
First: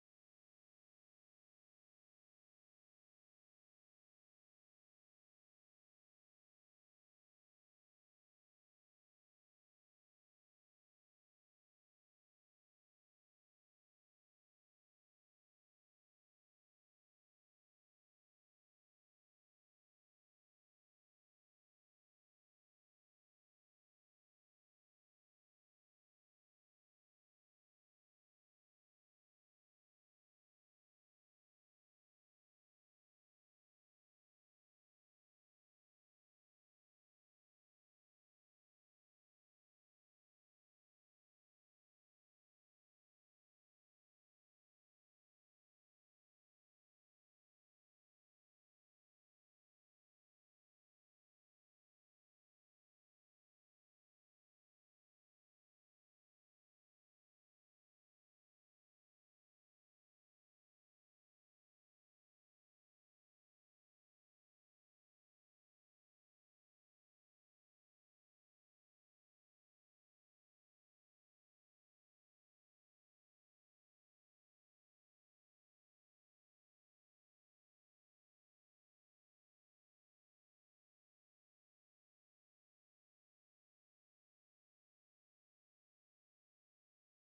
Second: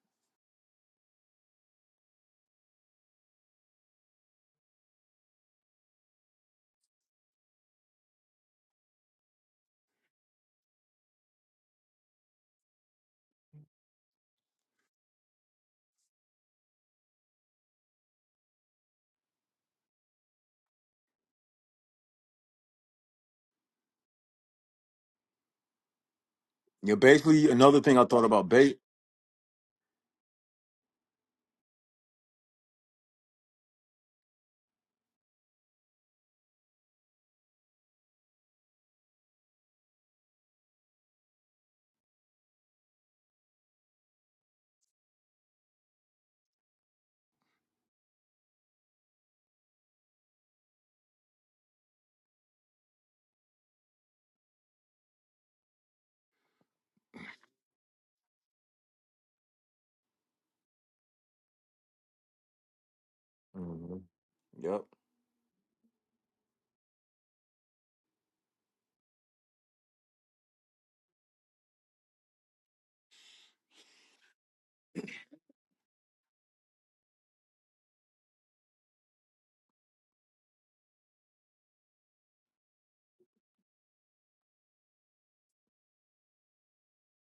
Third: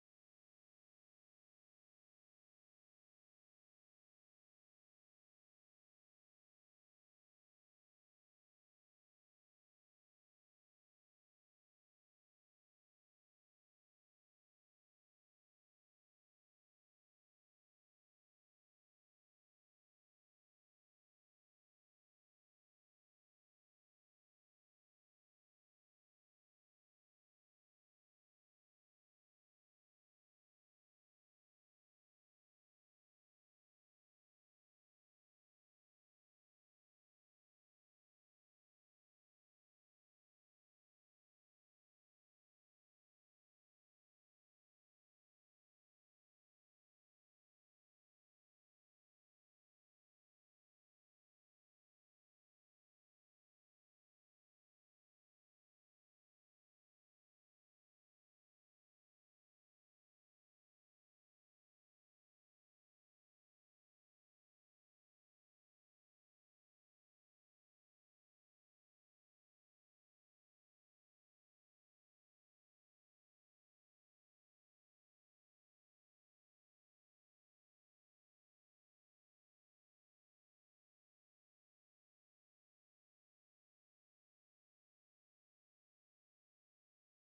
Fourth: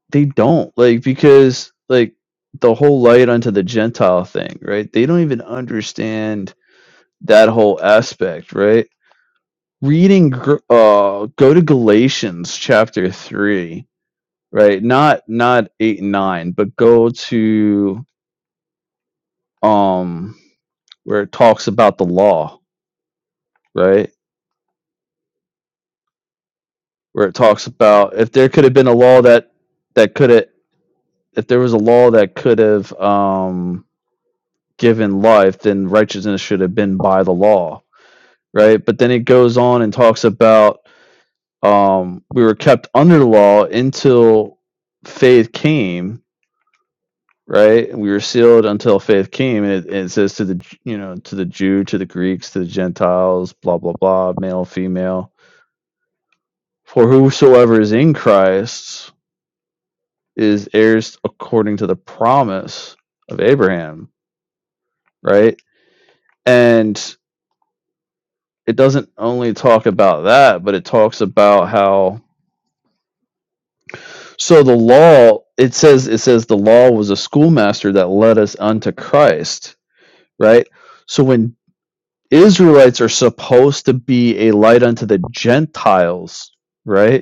they don't. Like because like the whole light unto the Gentile thing, right? They don't even understand that whole aspect, right? Reading Gr- uh go to Galatians chapter 3, right? Not not 8 and 9, but go to um where it talks about the law, right? You're Where it basically talks another thing I about thought if there about. could have Bait. been a law that that could have if there was a law that could have um given life, then righteousness should have been by the law, right? But then it goes on and talks about um we were kept under the law until faith came, right? We were sealed until faith came, and it, and it says to the you know to the Jew, to the Greeks, to the Gentiles, blah blah blah, male, female For whosoever is in Christ is heirs according to the promise of hmm Abraham, Yep. right? And it doesn't only talk about that, but it talks about how so the law it says it says the law was a schoolmaster that led us unto Christ, right? So when Israelites are supposed to be a light unto the Gentiles, right?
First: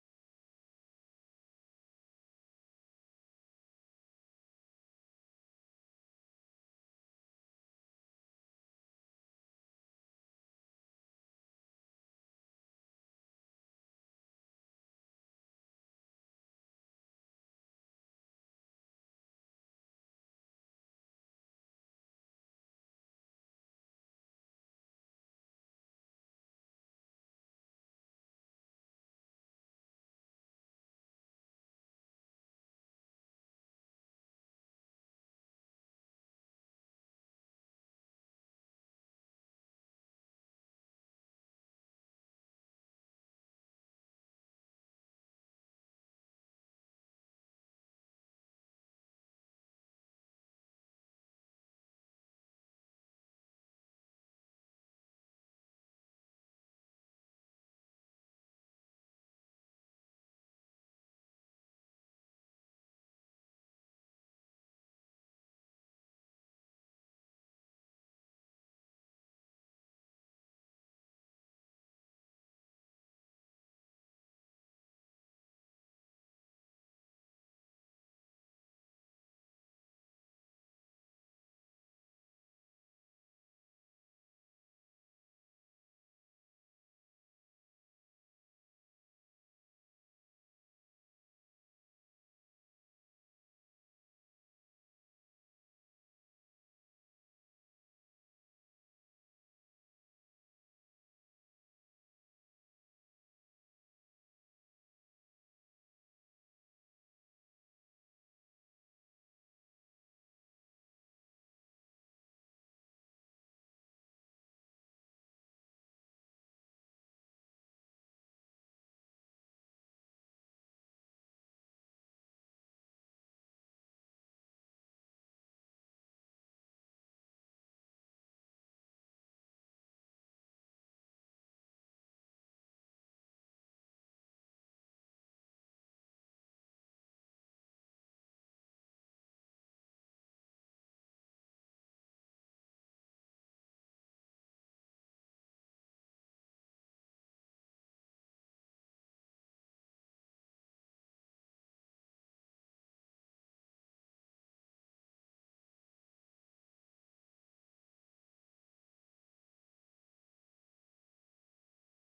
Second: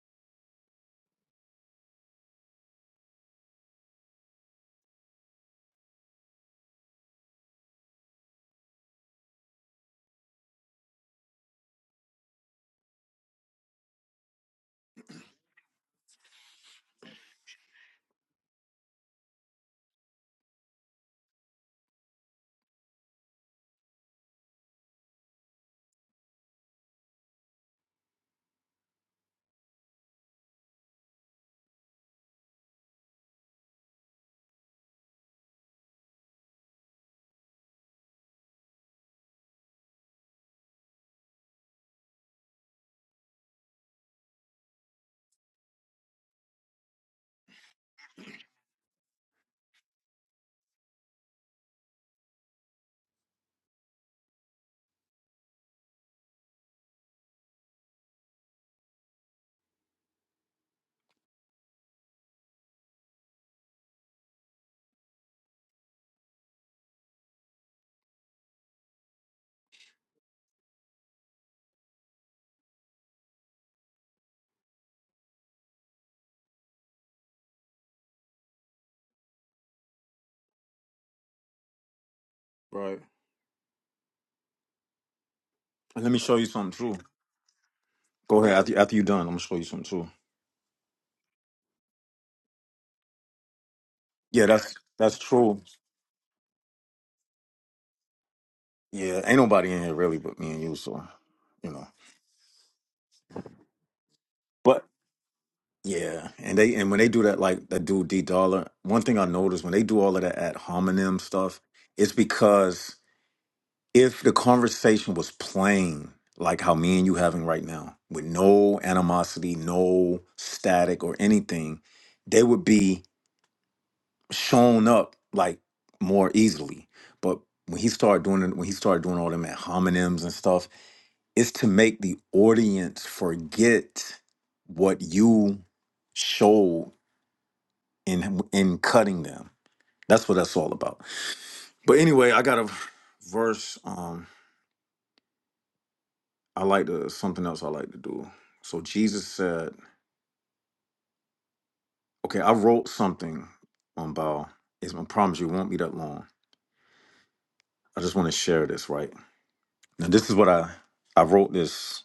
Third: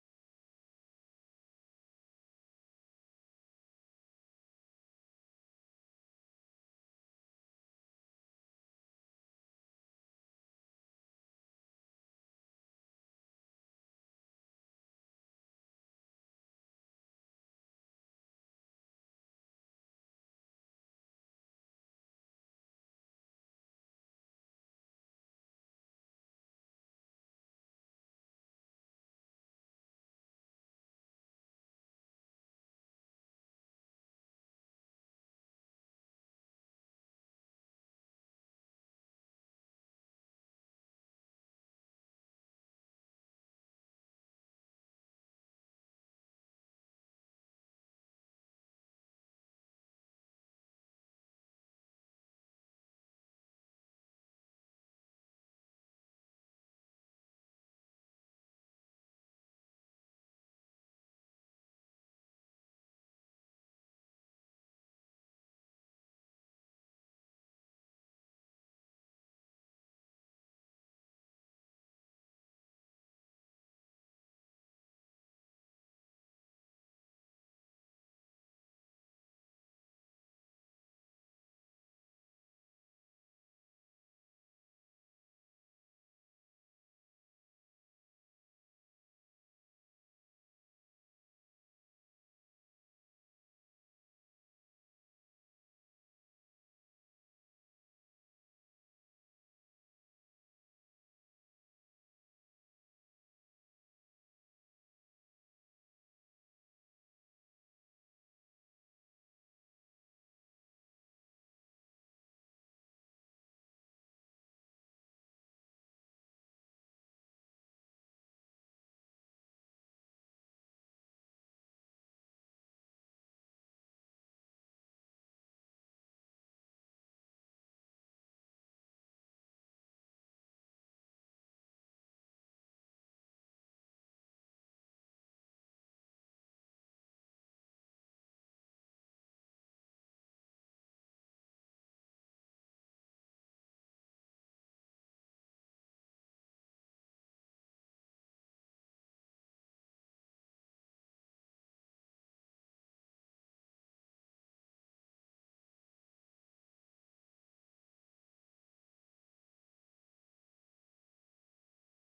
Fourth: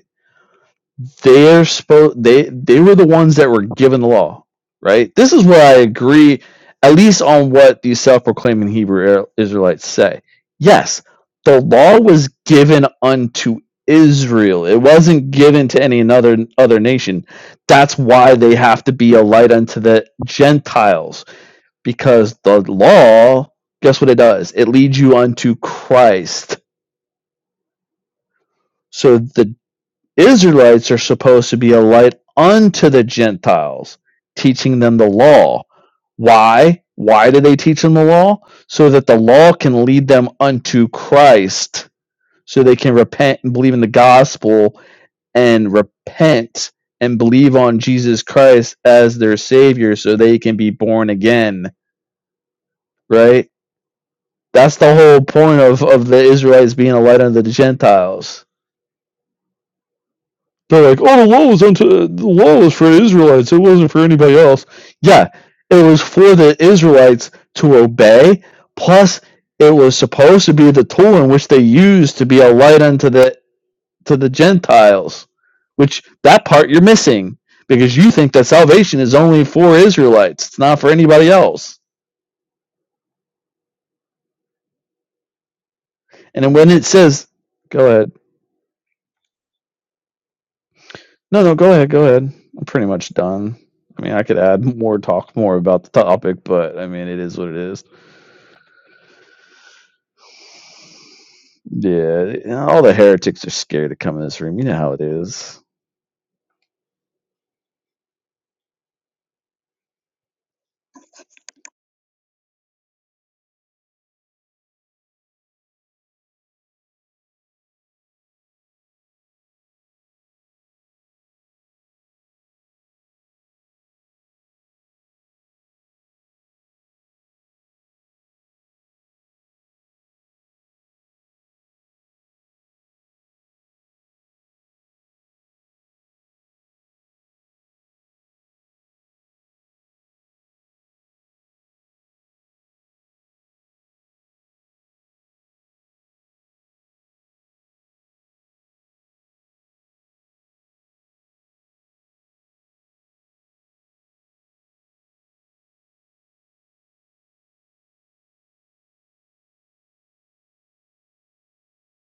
they're supposed they they were the ones that were given the law, right? This is where I agree, at least on what these self-proclaiming Hebrew Er-, Israelites say. Yes, the law was given unto Israel. It wasn't given to any another other nation. That's why they have to be a light unto the Gentiles, because the law, guess what it does? It leads you unto Christ. So the Israelites are supposed to be a light unto the Gentiles, teaching them the law. Why? Why do they teach them the law? So that the law can lead them unto Christ, so they can repent and believe in the gospel and repent and believe on Jesus Christ as their Savior so they can be born again, right? That's the whole point of, of the Israelites being a light unto the Gentiles. They're like, oh, the law was unto the law was for Israelites. It wasn't for anybody else. Yeah, it was for the Israelites to obey. Plus, it was supposed to be the tool in which they used to be a light unto the to the Gentiles. Which that part you're missing because you think that salvation is only for Israelites. It's not for anybody else. Right. And let me show And you then when something it true. says, go ahead. Go ahead. After, after you're done, I'm gonna show you something true. No, no, go ahead. Go ahead. I'm pretty much done. I mean, I could Yeah, add that's more, that's talk more true. about the topic, but I mean, it is what it is. Yeah, ain't nobody in here really but me and you, so you know. Yeah, you know, all the heretics are scared to come in this room. You know how it is. Yeah, and they and when they do that, like that dude D Dollar. One thing I noticed when they do all of that ad hominem stuff, it's because if the conversation was plain, like how me and you having right now, with no animosity, no static or anything, they would be shown up like more easily. But when he started doing it, when he started doing all them ad hominems and stuff, it's to make the audience forget what you showed in in cutting them. That's what that's all about. But anyway, I got a verse. Um, I like to something else I like to do. So Jesus said, "Okay, I wrote something on Bao. It's I promise you, it won't be that long. I just want to share this right now. This is what I I wrote this.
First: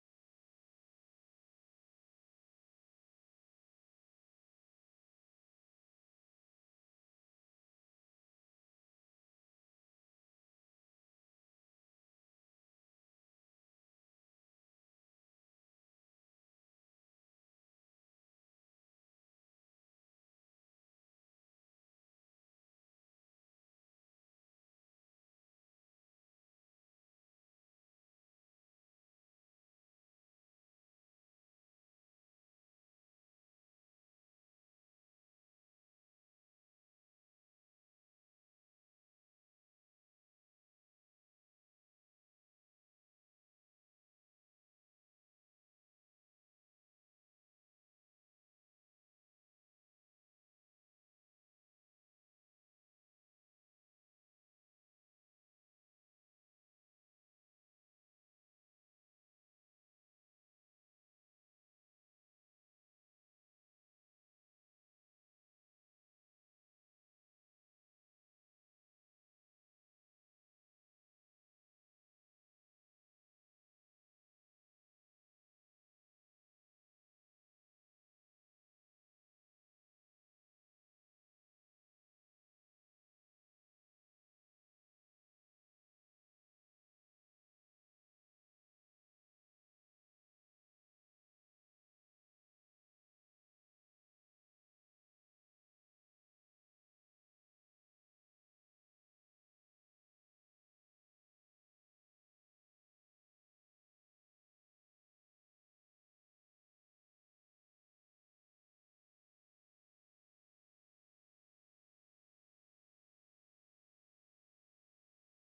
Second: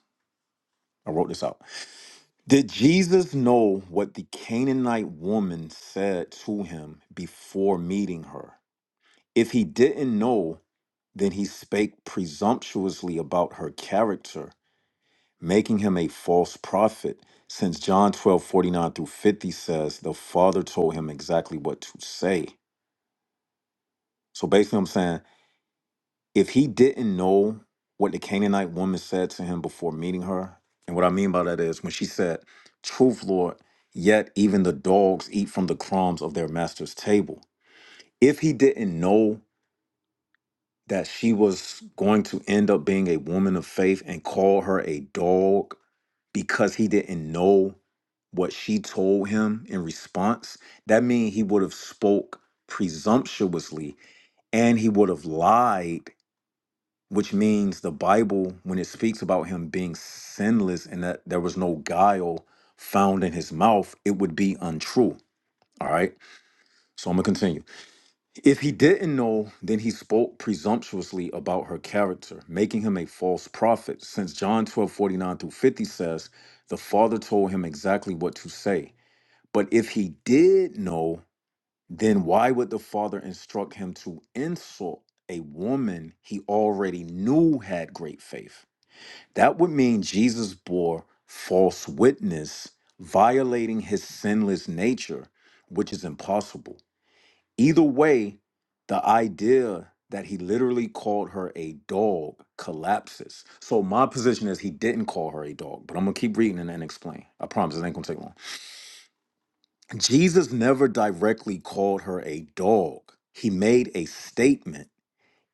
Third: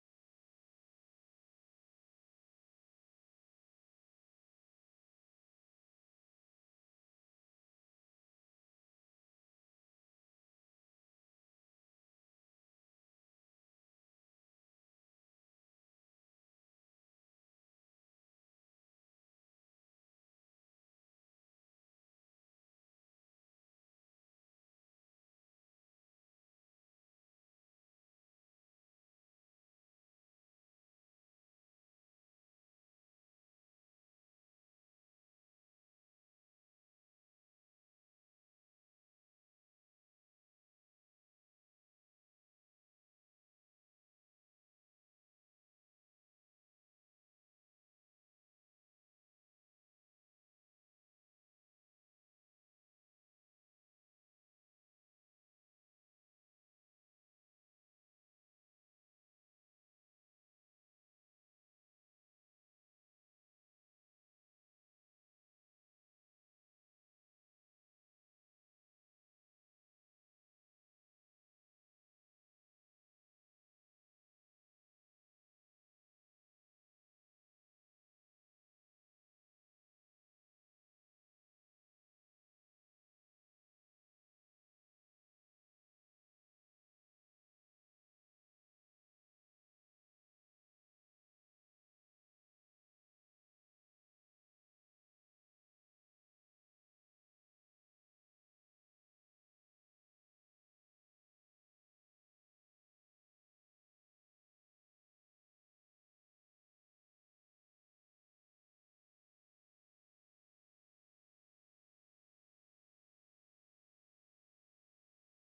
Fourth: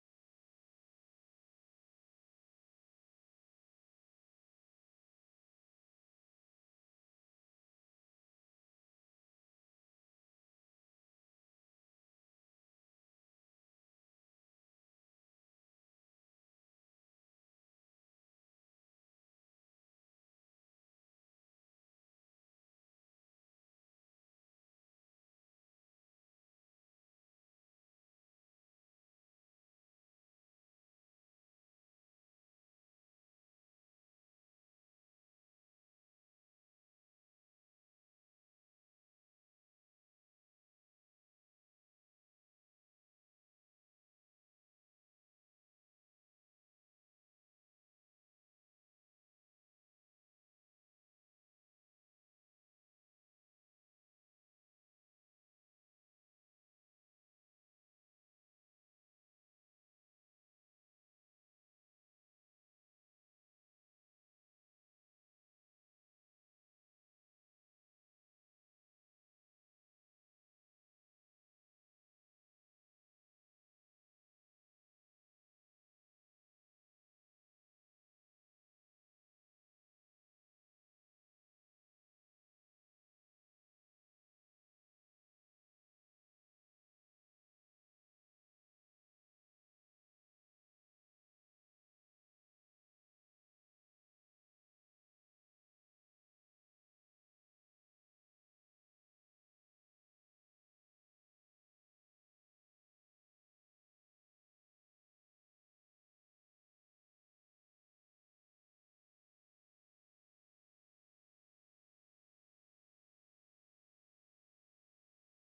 I wrote this out. Did Jesus know what the Canaanite woman said to him before meeting her? If he didn't know, then he spake presumptuously about her character making him a false prophet, since John 12 49 through 50 says the Father told him exactly what to say. So basically, I'm saying if he didn't know what the Canaanite woman said to him before meeting her, and what I mean by that is when she said, Truth, Lord, yet even the dogs eat from the crumbs of their master's table. If he didn't know that she was going to end up being a woman of faith and call her a dog because he didn't know what she told him in response that means he would have spoke presumptuously and he would have lied which means the bible when it speaks about him being sinless and that there was no guile found in his mouth it would be untrue all right so i'm gonna continue if he didn't know, then he spoke presumptuously about her character, making him a false prophet, since John 12 49 through 50 says, The Father told him exactly what to say. But if he did know, then why would the Father instruct him to insult a woman he already knew had great faith? That would mean Jesus bore false witness, violating his sinless nature, which is impossible. Either way, the idea that he literally called her a dog collapses. So my position is he didn't call her a dog, but I'm gonna keep reading and then explain. I promise it ain't gonna take long. Jesus never directly called her a dog. He made a statement.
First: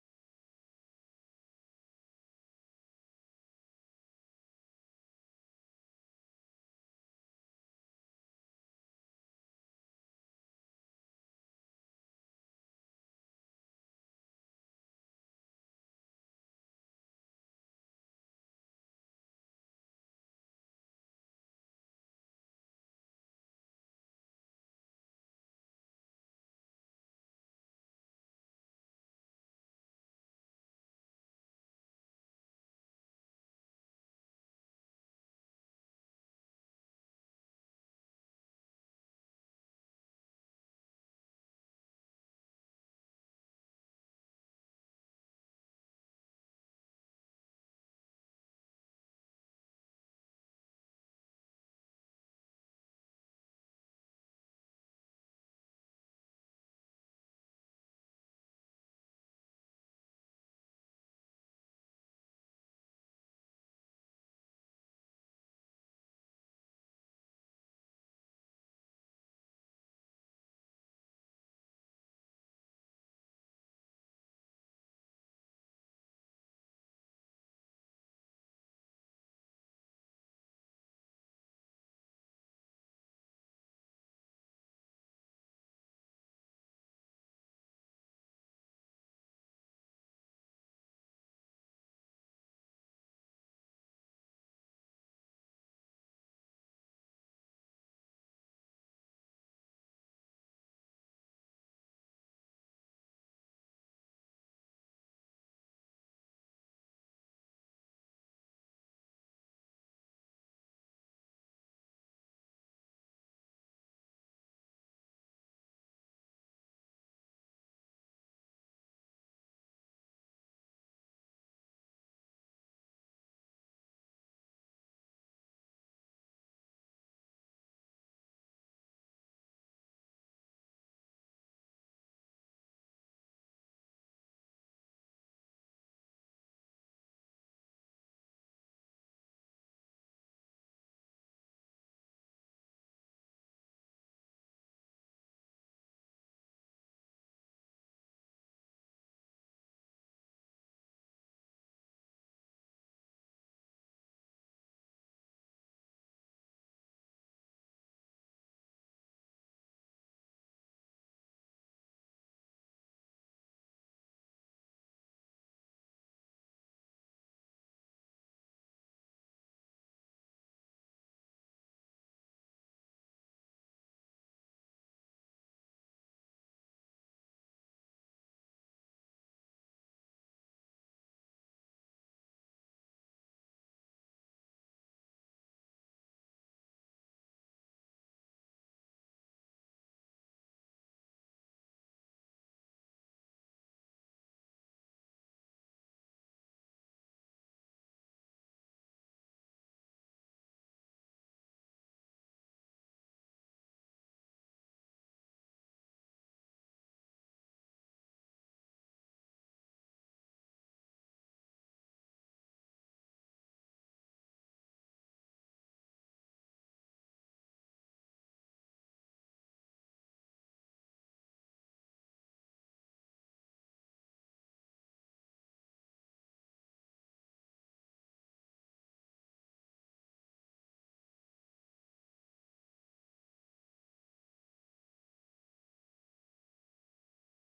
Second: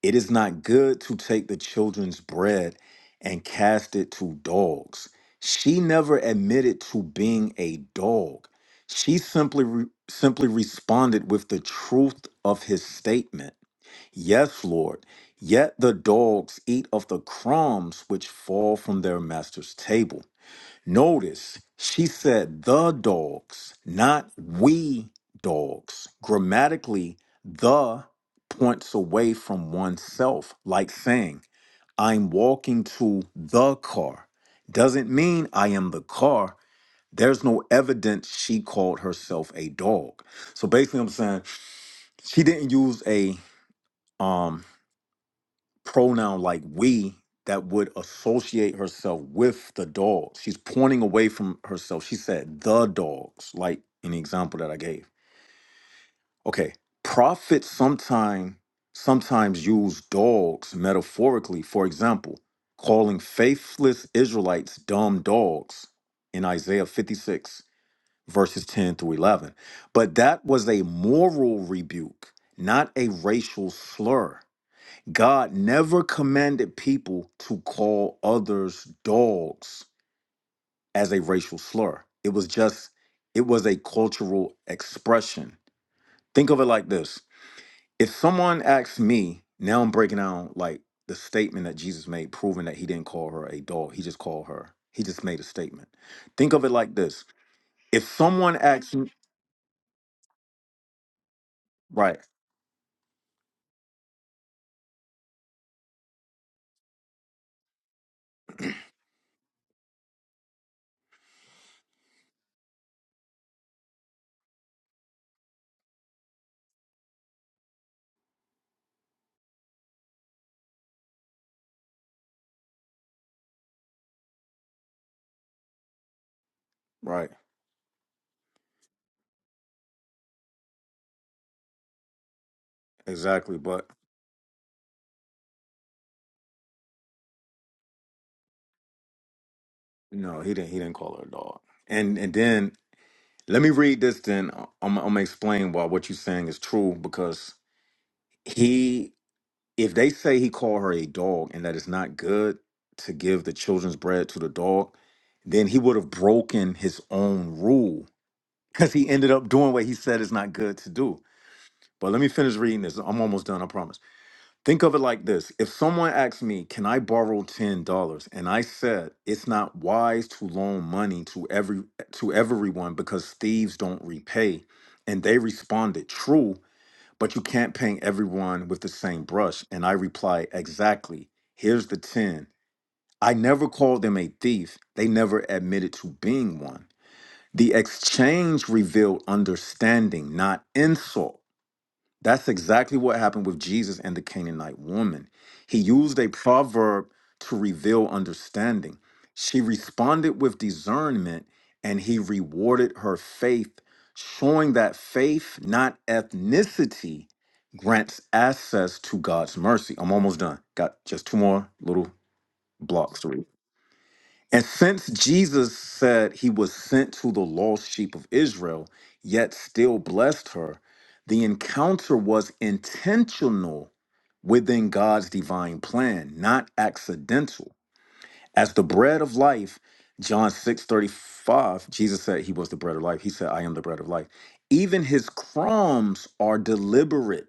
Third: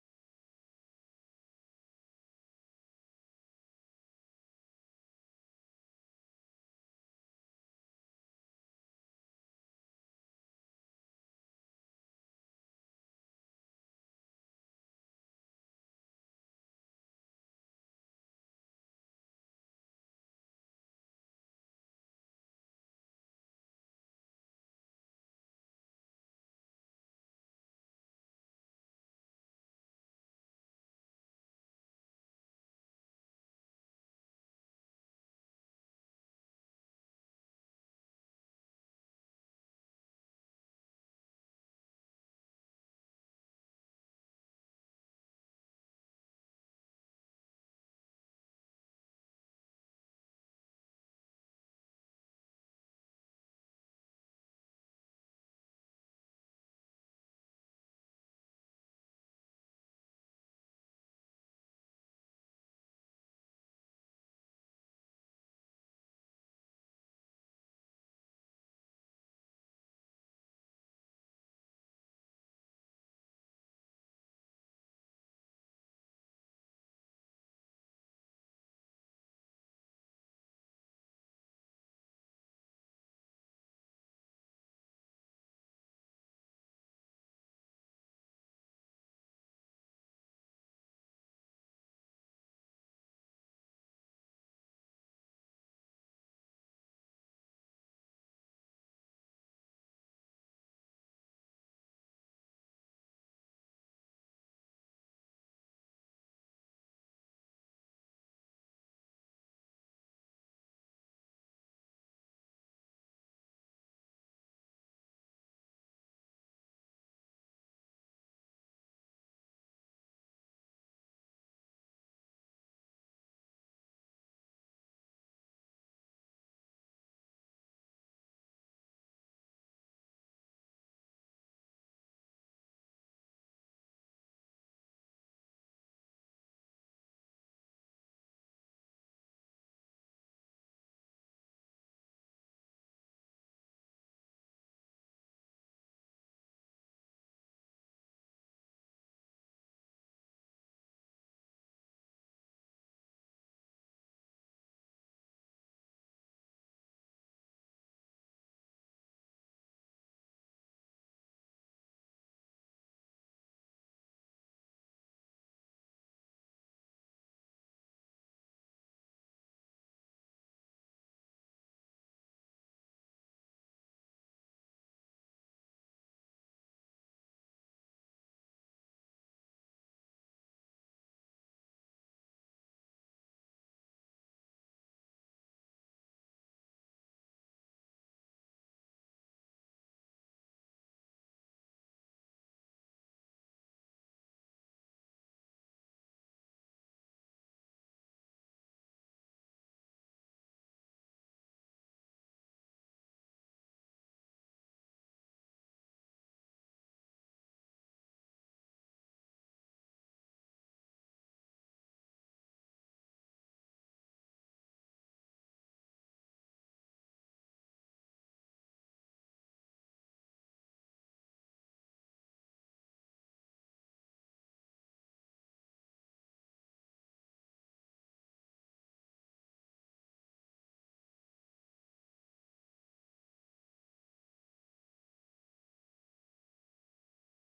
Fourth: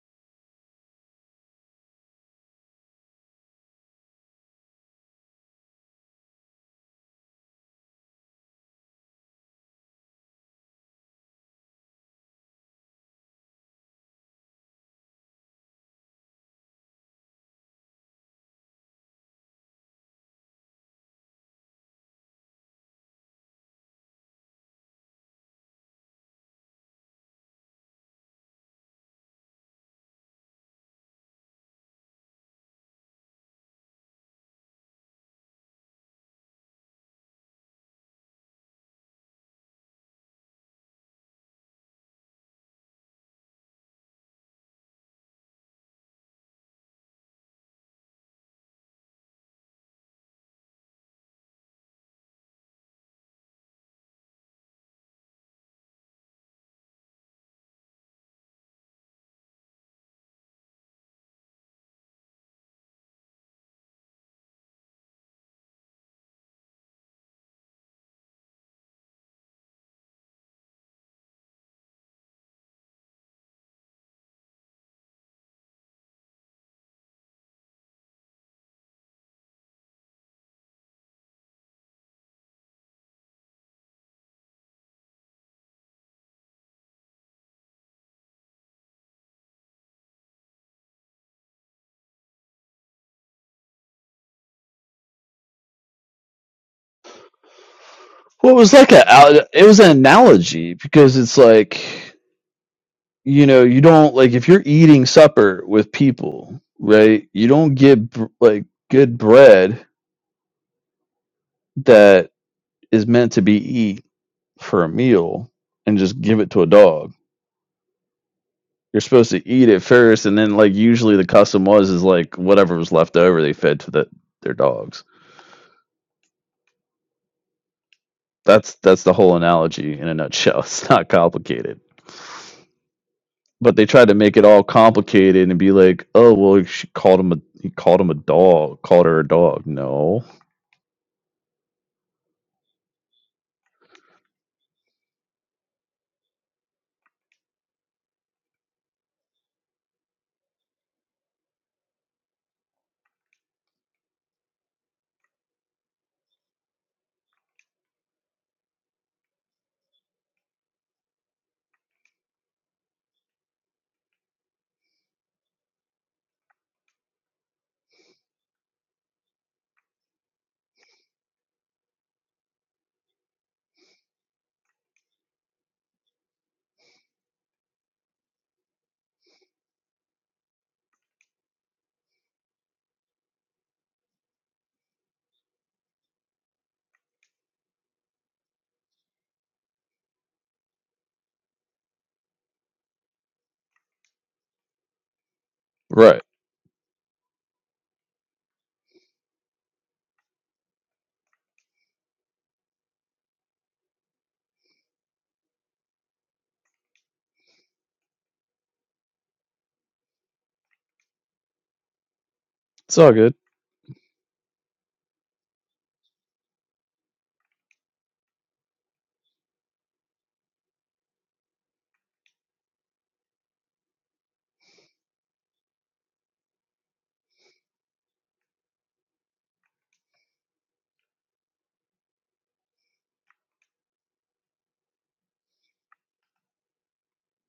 It is not good to take the children's bread and cast it to dogs. She never admitted to being a dog. She simply re- simply responded with the truth of his statement Yes, Lord, yet the dogs eat of the crumbs which fall from their master's table. Notice she said the dogs, not we dogs. Grammatically, the points away from oneself, like saying, I'm walking to the car. Doesn't mean I am the car. There's no evidence she called herself a dog. So basically, I'm saying she didn't use a um pronoun like we that would associate herself with the dogs. She's pointing away from herself. She said the dogs, like in the example that I gave. Okay. Prophets sometime sometimes use dogs metaphorically, for example, calling faithless Israelites dumb dogs in Isaiah 56, verses 10 through 11. But that was a moral rebuke, not a racial slur. God never commanded people to call others dogs as a racial slur. It was just, it was a cultural expression. Think of it like this if someone asks me, now I'm breaking down like the statement that Jesus made, proving that he didn't call her a dog, he just called her, he just made a statement. Think of it like this if Well, it someone was like asks a me, al- it was an analogy because it's like right, you know you don't like if you're eating supper with people, right? You don't get br- like good bread that is meant to be eat for a meal and just give it to a dog. You're supposed to eat it first, and then like usually the custom was is like whatever was left over they fed to the, their dogs. right, That's that's the whole analogy in a nutshell. It's not complicated. exactly, But they but tried to make it all complicated and be like, "Oh, well, she called him a he called him a dog, called her a dog." No, no, he didn't, he didn't call her a dog. And, and then Let me read this then. I'm, I'm gonna explain why what you're saying is true because he, if they say he called her a dog and that it's not good to give the children's bread to the dog, then he would have broken his own rule because he ended up doing what he said is not good to do. But let me finish reading this. I'm almost done, I promise. Think of it like this. If someone asked me, Can I borrow $10? And I said, It's not wise to loan money to every to everyone because thieves don't repay. And they responded, True, but you can't paint everyone with the same brush. And I replied, Exactly. Here's the 10. I never called them a thief. They never admitted to being one. The exchange revealed understanding, not insult. That's exactly what happened with Jesus and the Canaanite woman. He used right? a proverb to reveal understanding. She responded with discernment and he rewarded her faith, showing that faith, not ethnicity, grants access to God's mercy. I'm almost done. Got just two more little It's all blocks to good. read. And since Jesus said he was sent to the lost sheep of Israel, yet still blessed her, the encounter was intentional within God's divine plan, not accidental. As the bread of life, John 6 35, Jesus said he was the bread of life. He said, I am the bread of life. Even his crumbs are deliberate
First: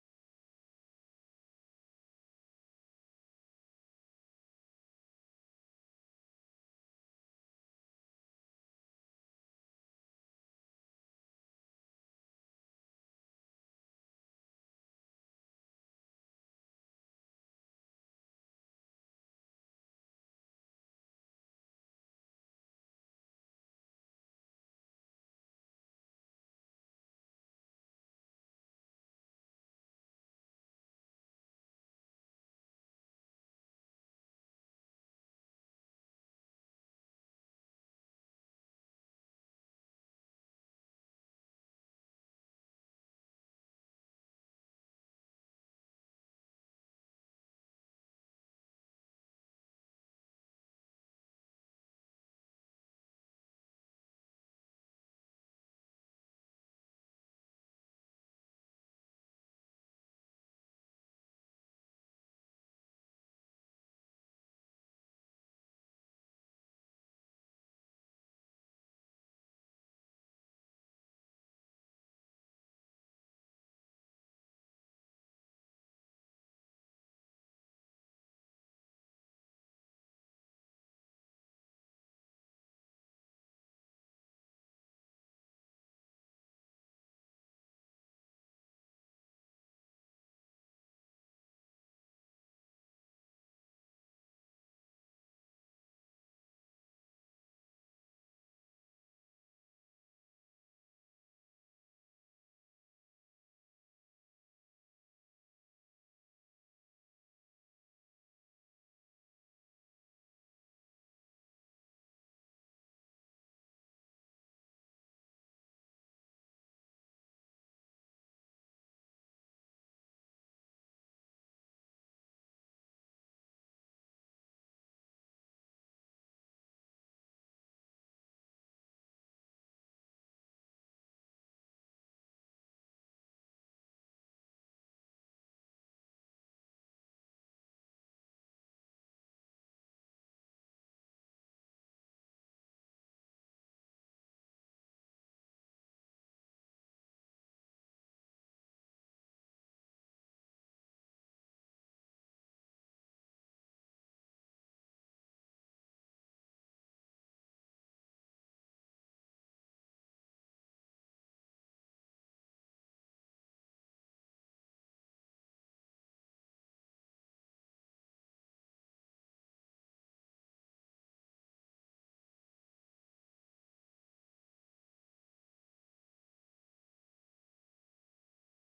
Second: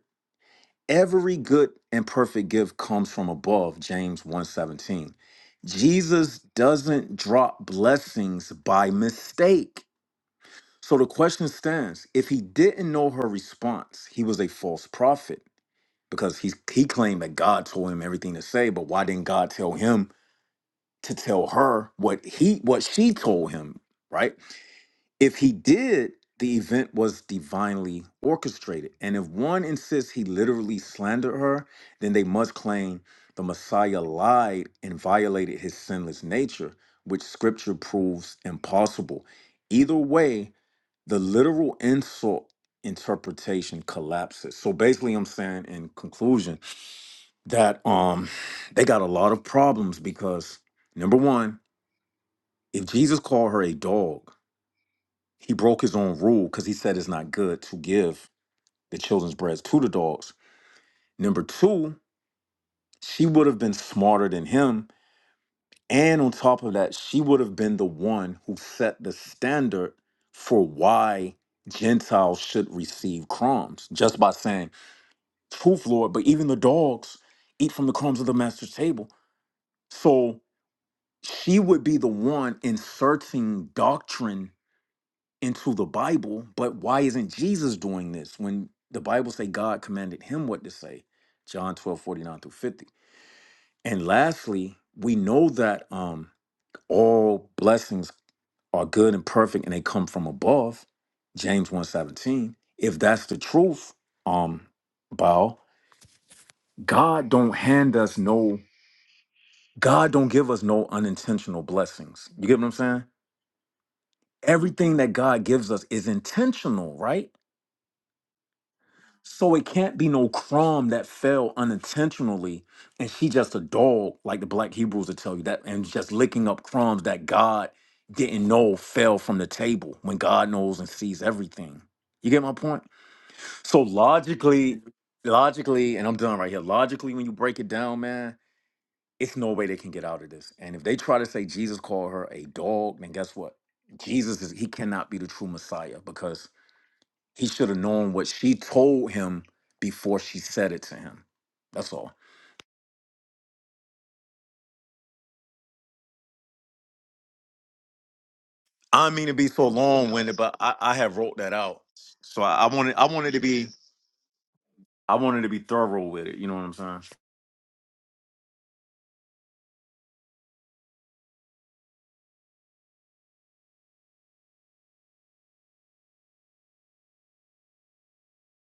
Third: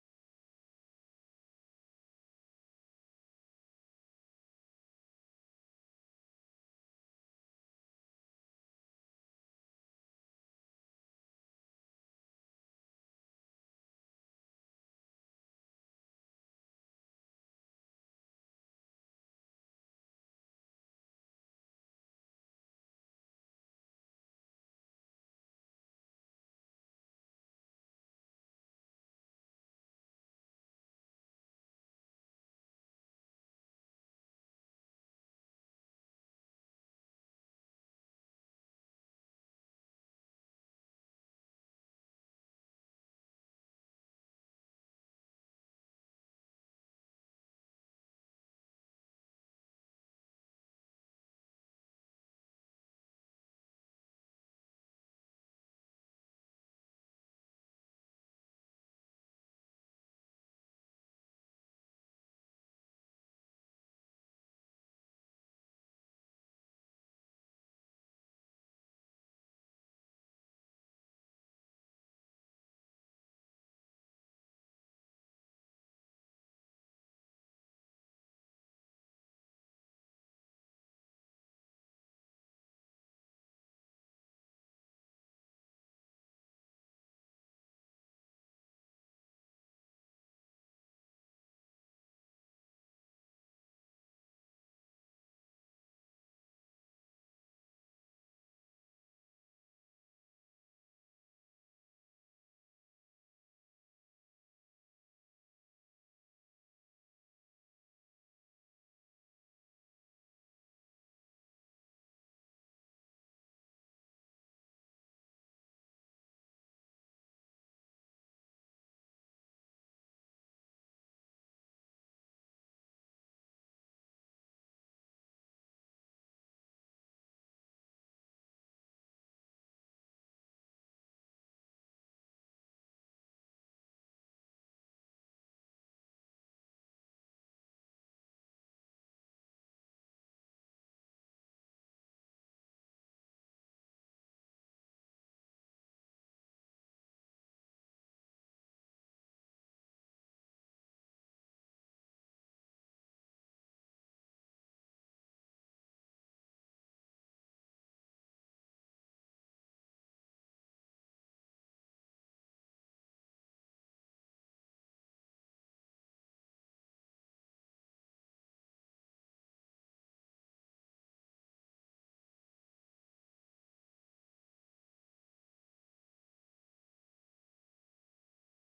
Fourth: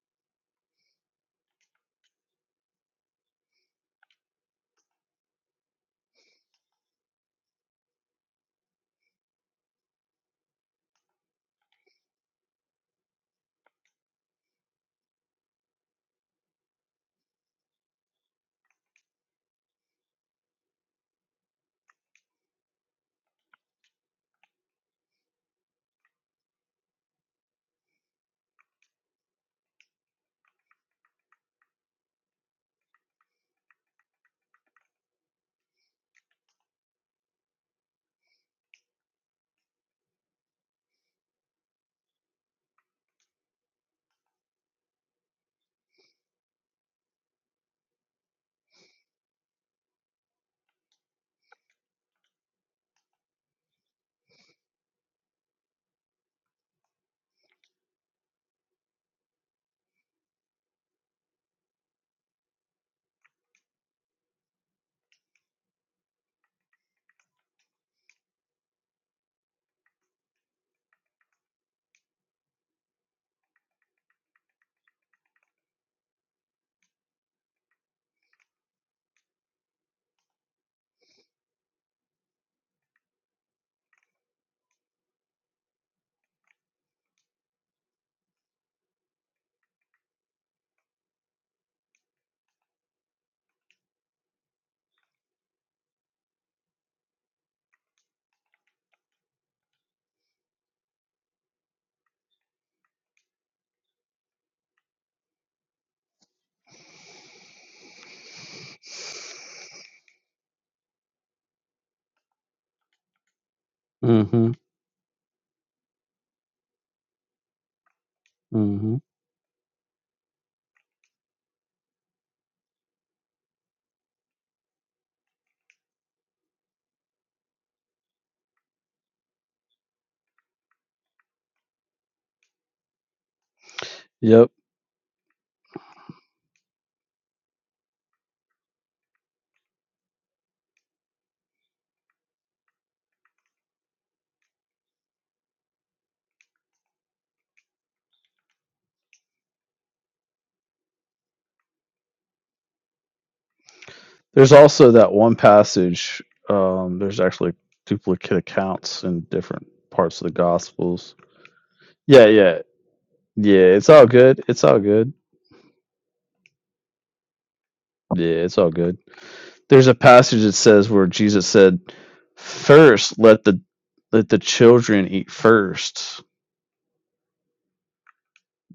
every good and perfect gift comes from above james one seventeen. jesus doesn't drop blessings by mistake so the question stands if he didn't know her response he was a false prophet because he, he claimed that god told him everything to say but why didn't god tell him to tell her what he what she told him right if he did, the event was divinely orchestrated. And if one insists he literally slandered her, then they must claim the Messiah lied and violated his sinless nature, which scripture proves impossible. Either way, the literal insult interpretation collapses. So basically I'm saying in conclusion that um they got a lot of problems because number 1, if Jesus called her a dog, he broke his own rule because he said it's not good to give the children's bread to the dogs. Number two, she would have been smarter than him. And on top of that, she would have been the one who set the standard for why Gentiles should receive crumbs just by saying, Truth, Lord, but even the dogs eat from the crumbs of the master's table. So she would be the one inserting doctrine into the Bible, but why isn't Jesus doing this when the Bible say God commanded him what to say? John 12 49 through 50. And lastly, we know that um all blessings are good and perfect and they come from above, James one seventeen. If that's the truth, um, Bao, God don't hand us no, God don't give us no unintentional blessings. You get what I'm saying? Mm-hmm. Everything that God gives us is intentional, right? Mm-hmm. So it can't be no crumb that fell unintentionally, and she just a dog, like the black Hebrews will tell you that, and just licking up crumbs that God didn't know fell from the table when God knows and sees everything. You get my point? So Yep. logically, logically, and I'm done right here. Logically, when you break it down, man, it's no way they can get out of this. And if they try to say Jesus called her a dog, then guess what? Jesus is he cannot be the true Messiah because he should have known what she told him before she said it to him. That's all. There's also that one passage. Um, there's actually duplicate accounts I don't in mean to be different so long parts of the winded, but I, I Gospels. have wrote that out. Yeah, So yeah, I, I wanted I wanted to yeah. be It's all good. It's all good. I wanted to be thorough with it. You know what I'm saying? Yeah, it's all good. there's a passage that says where Jesus said, First let the let the children eat first.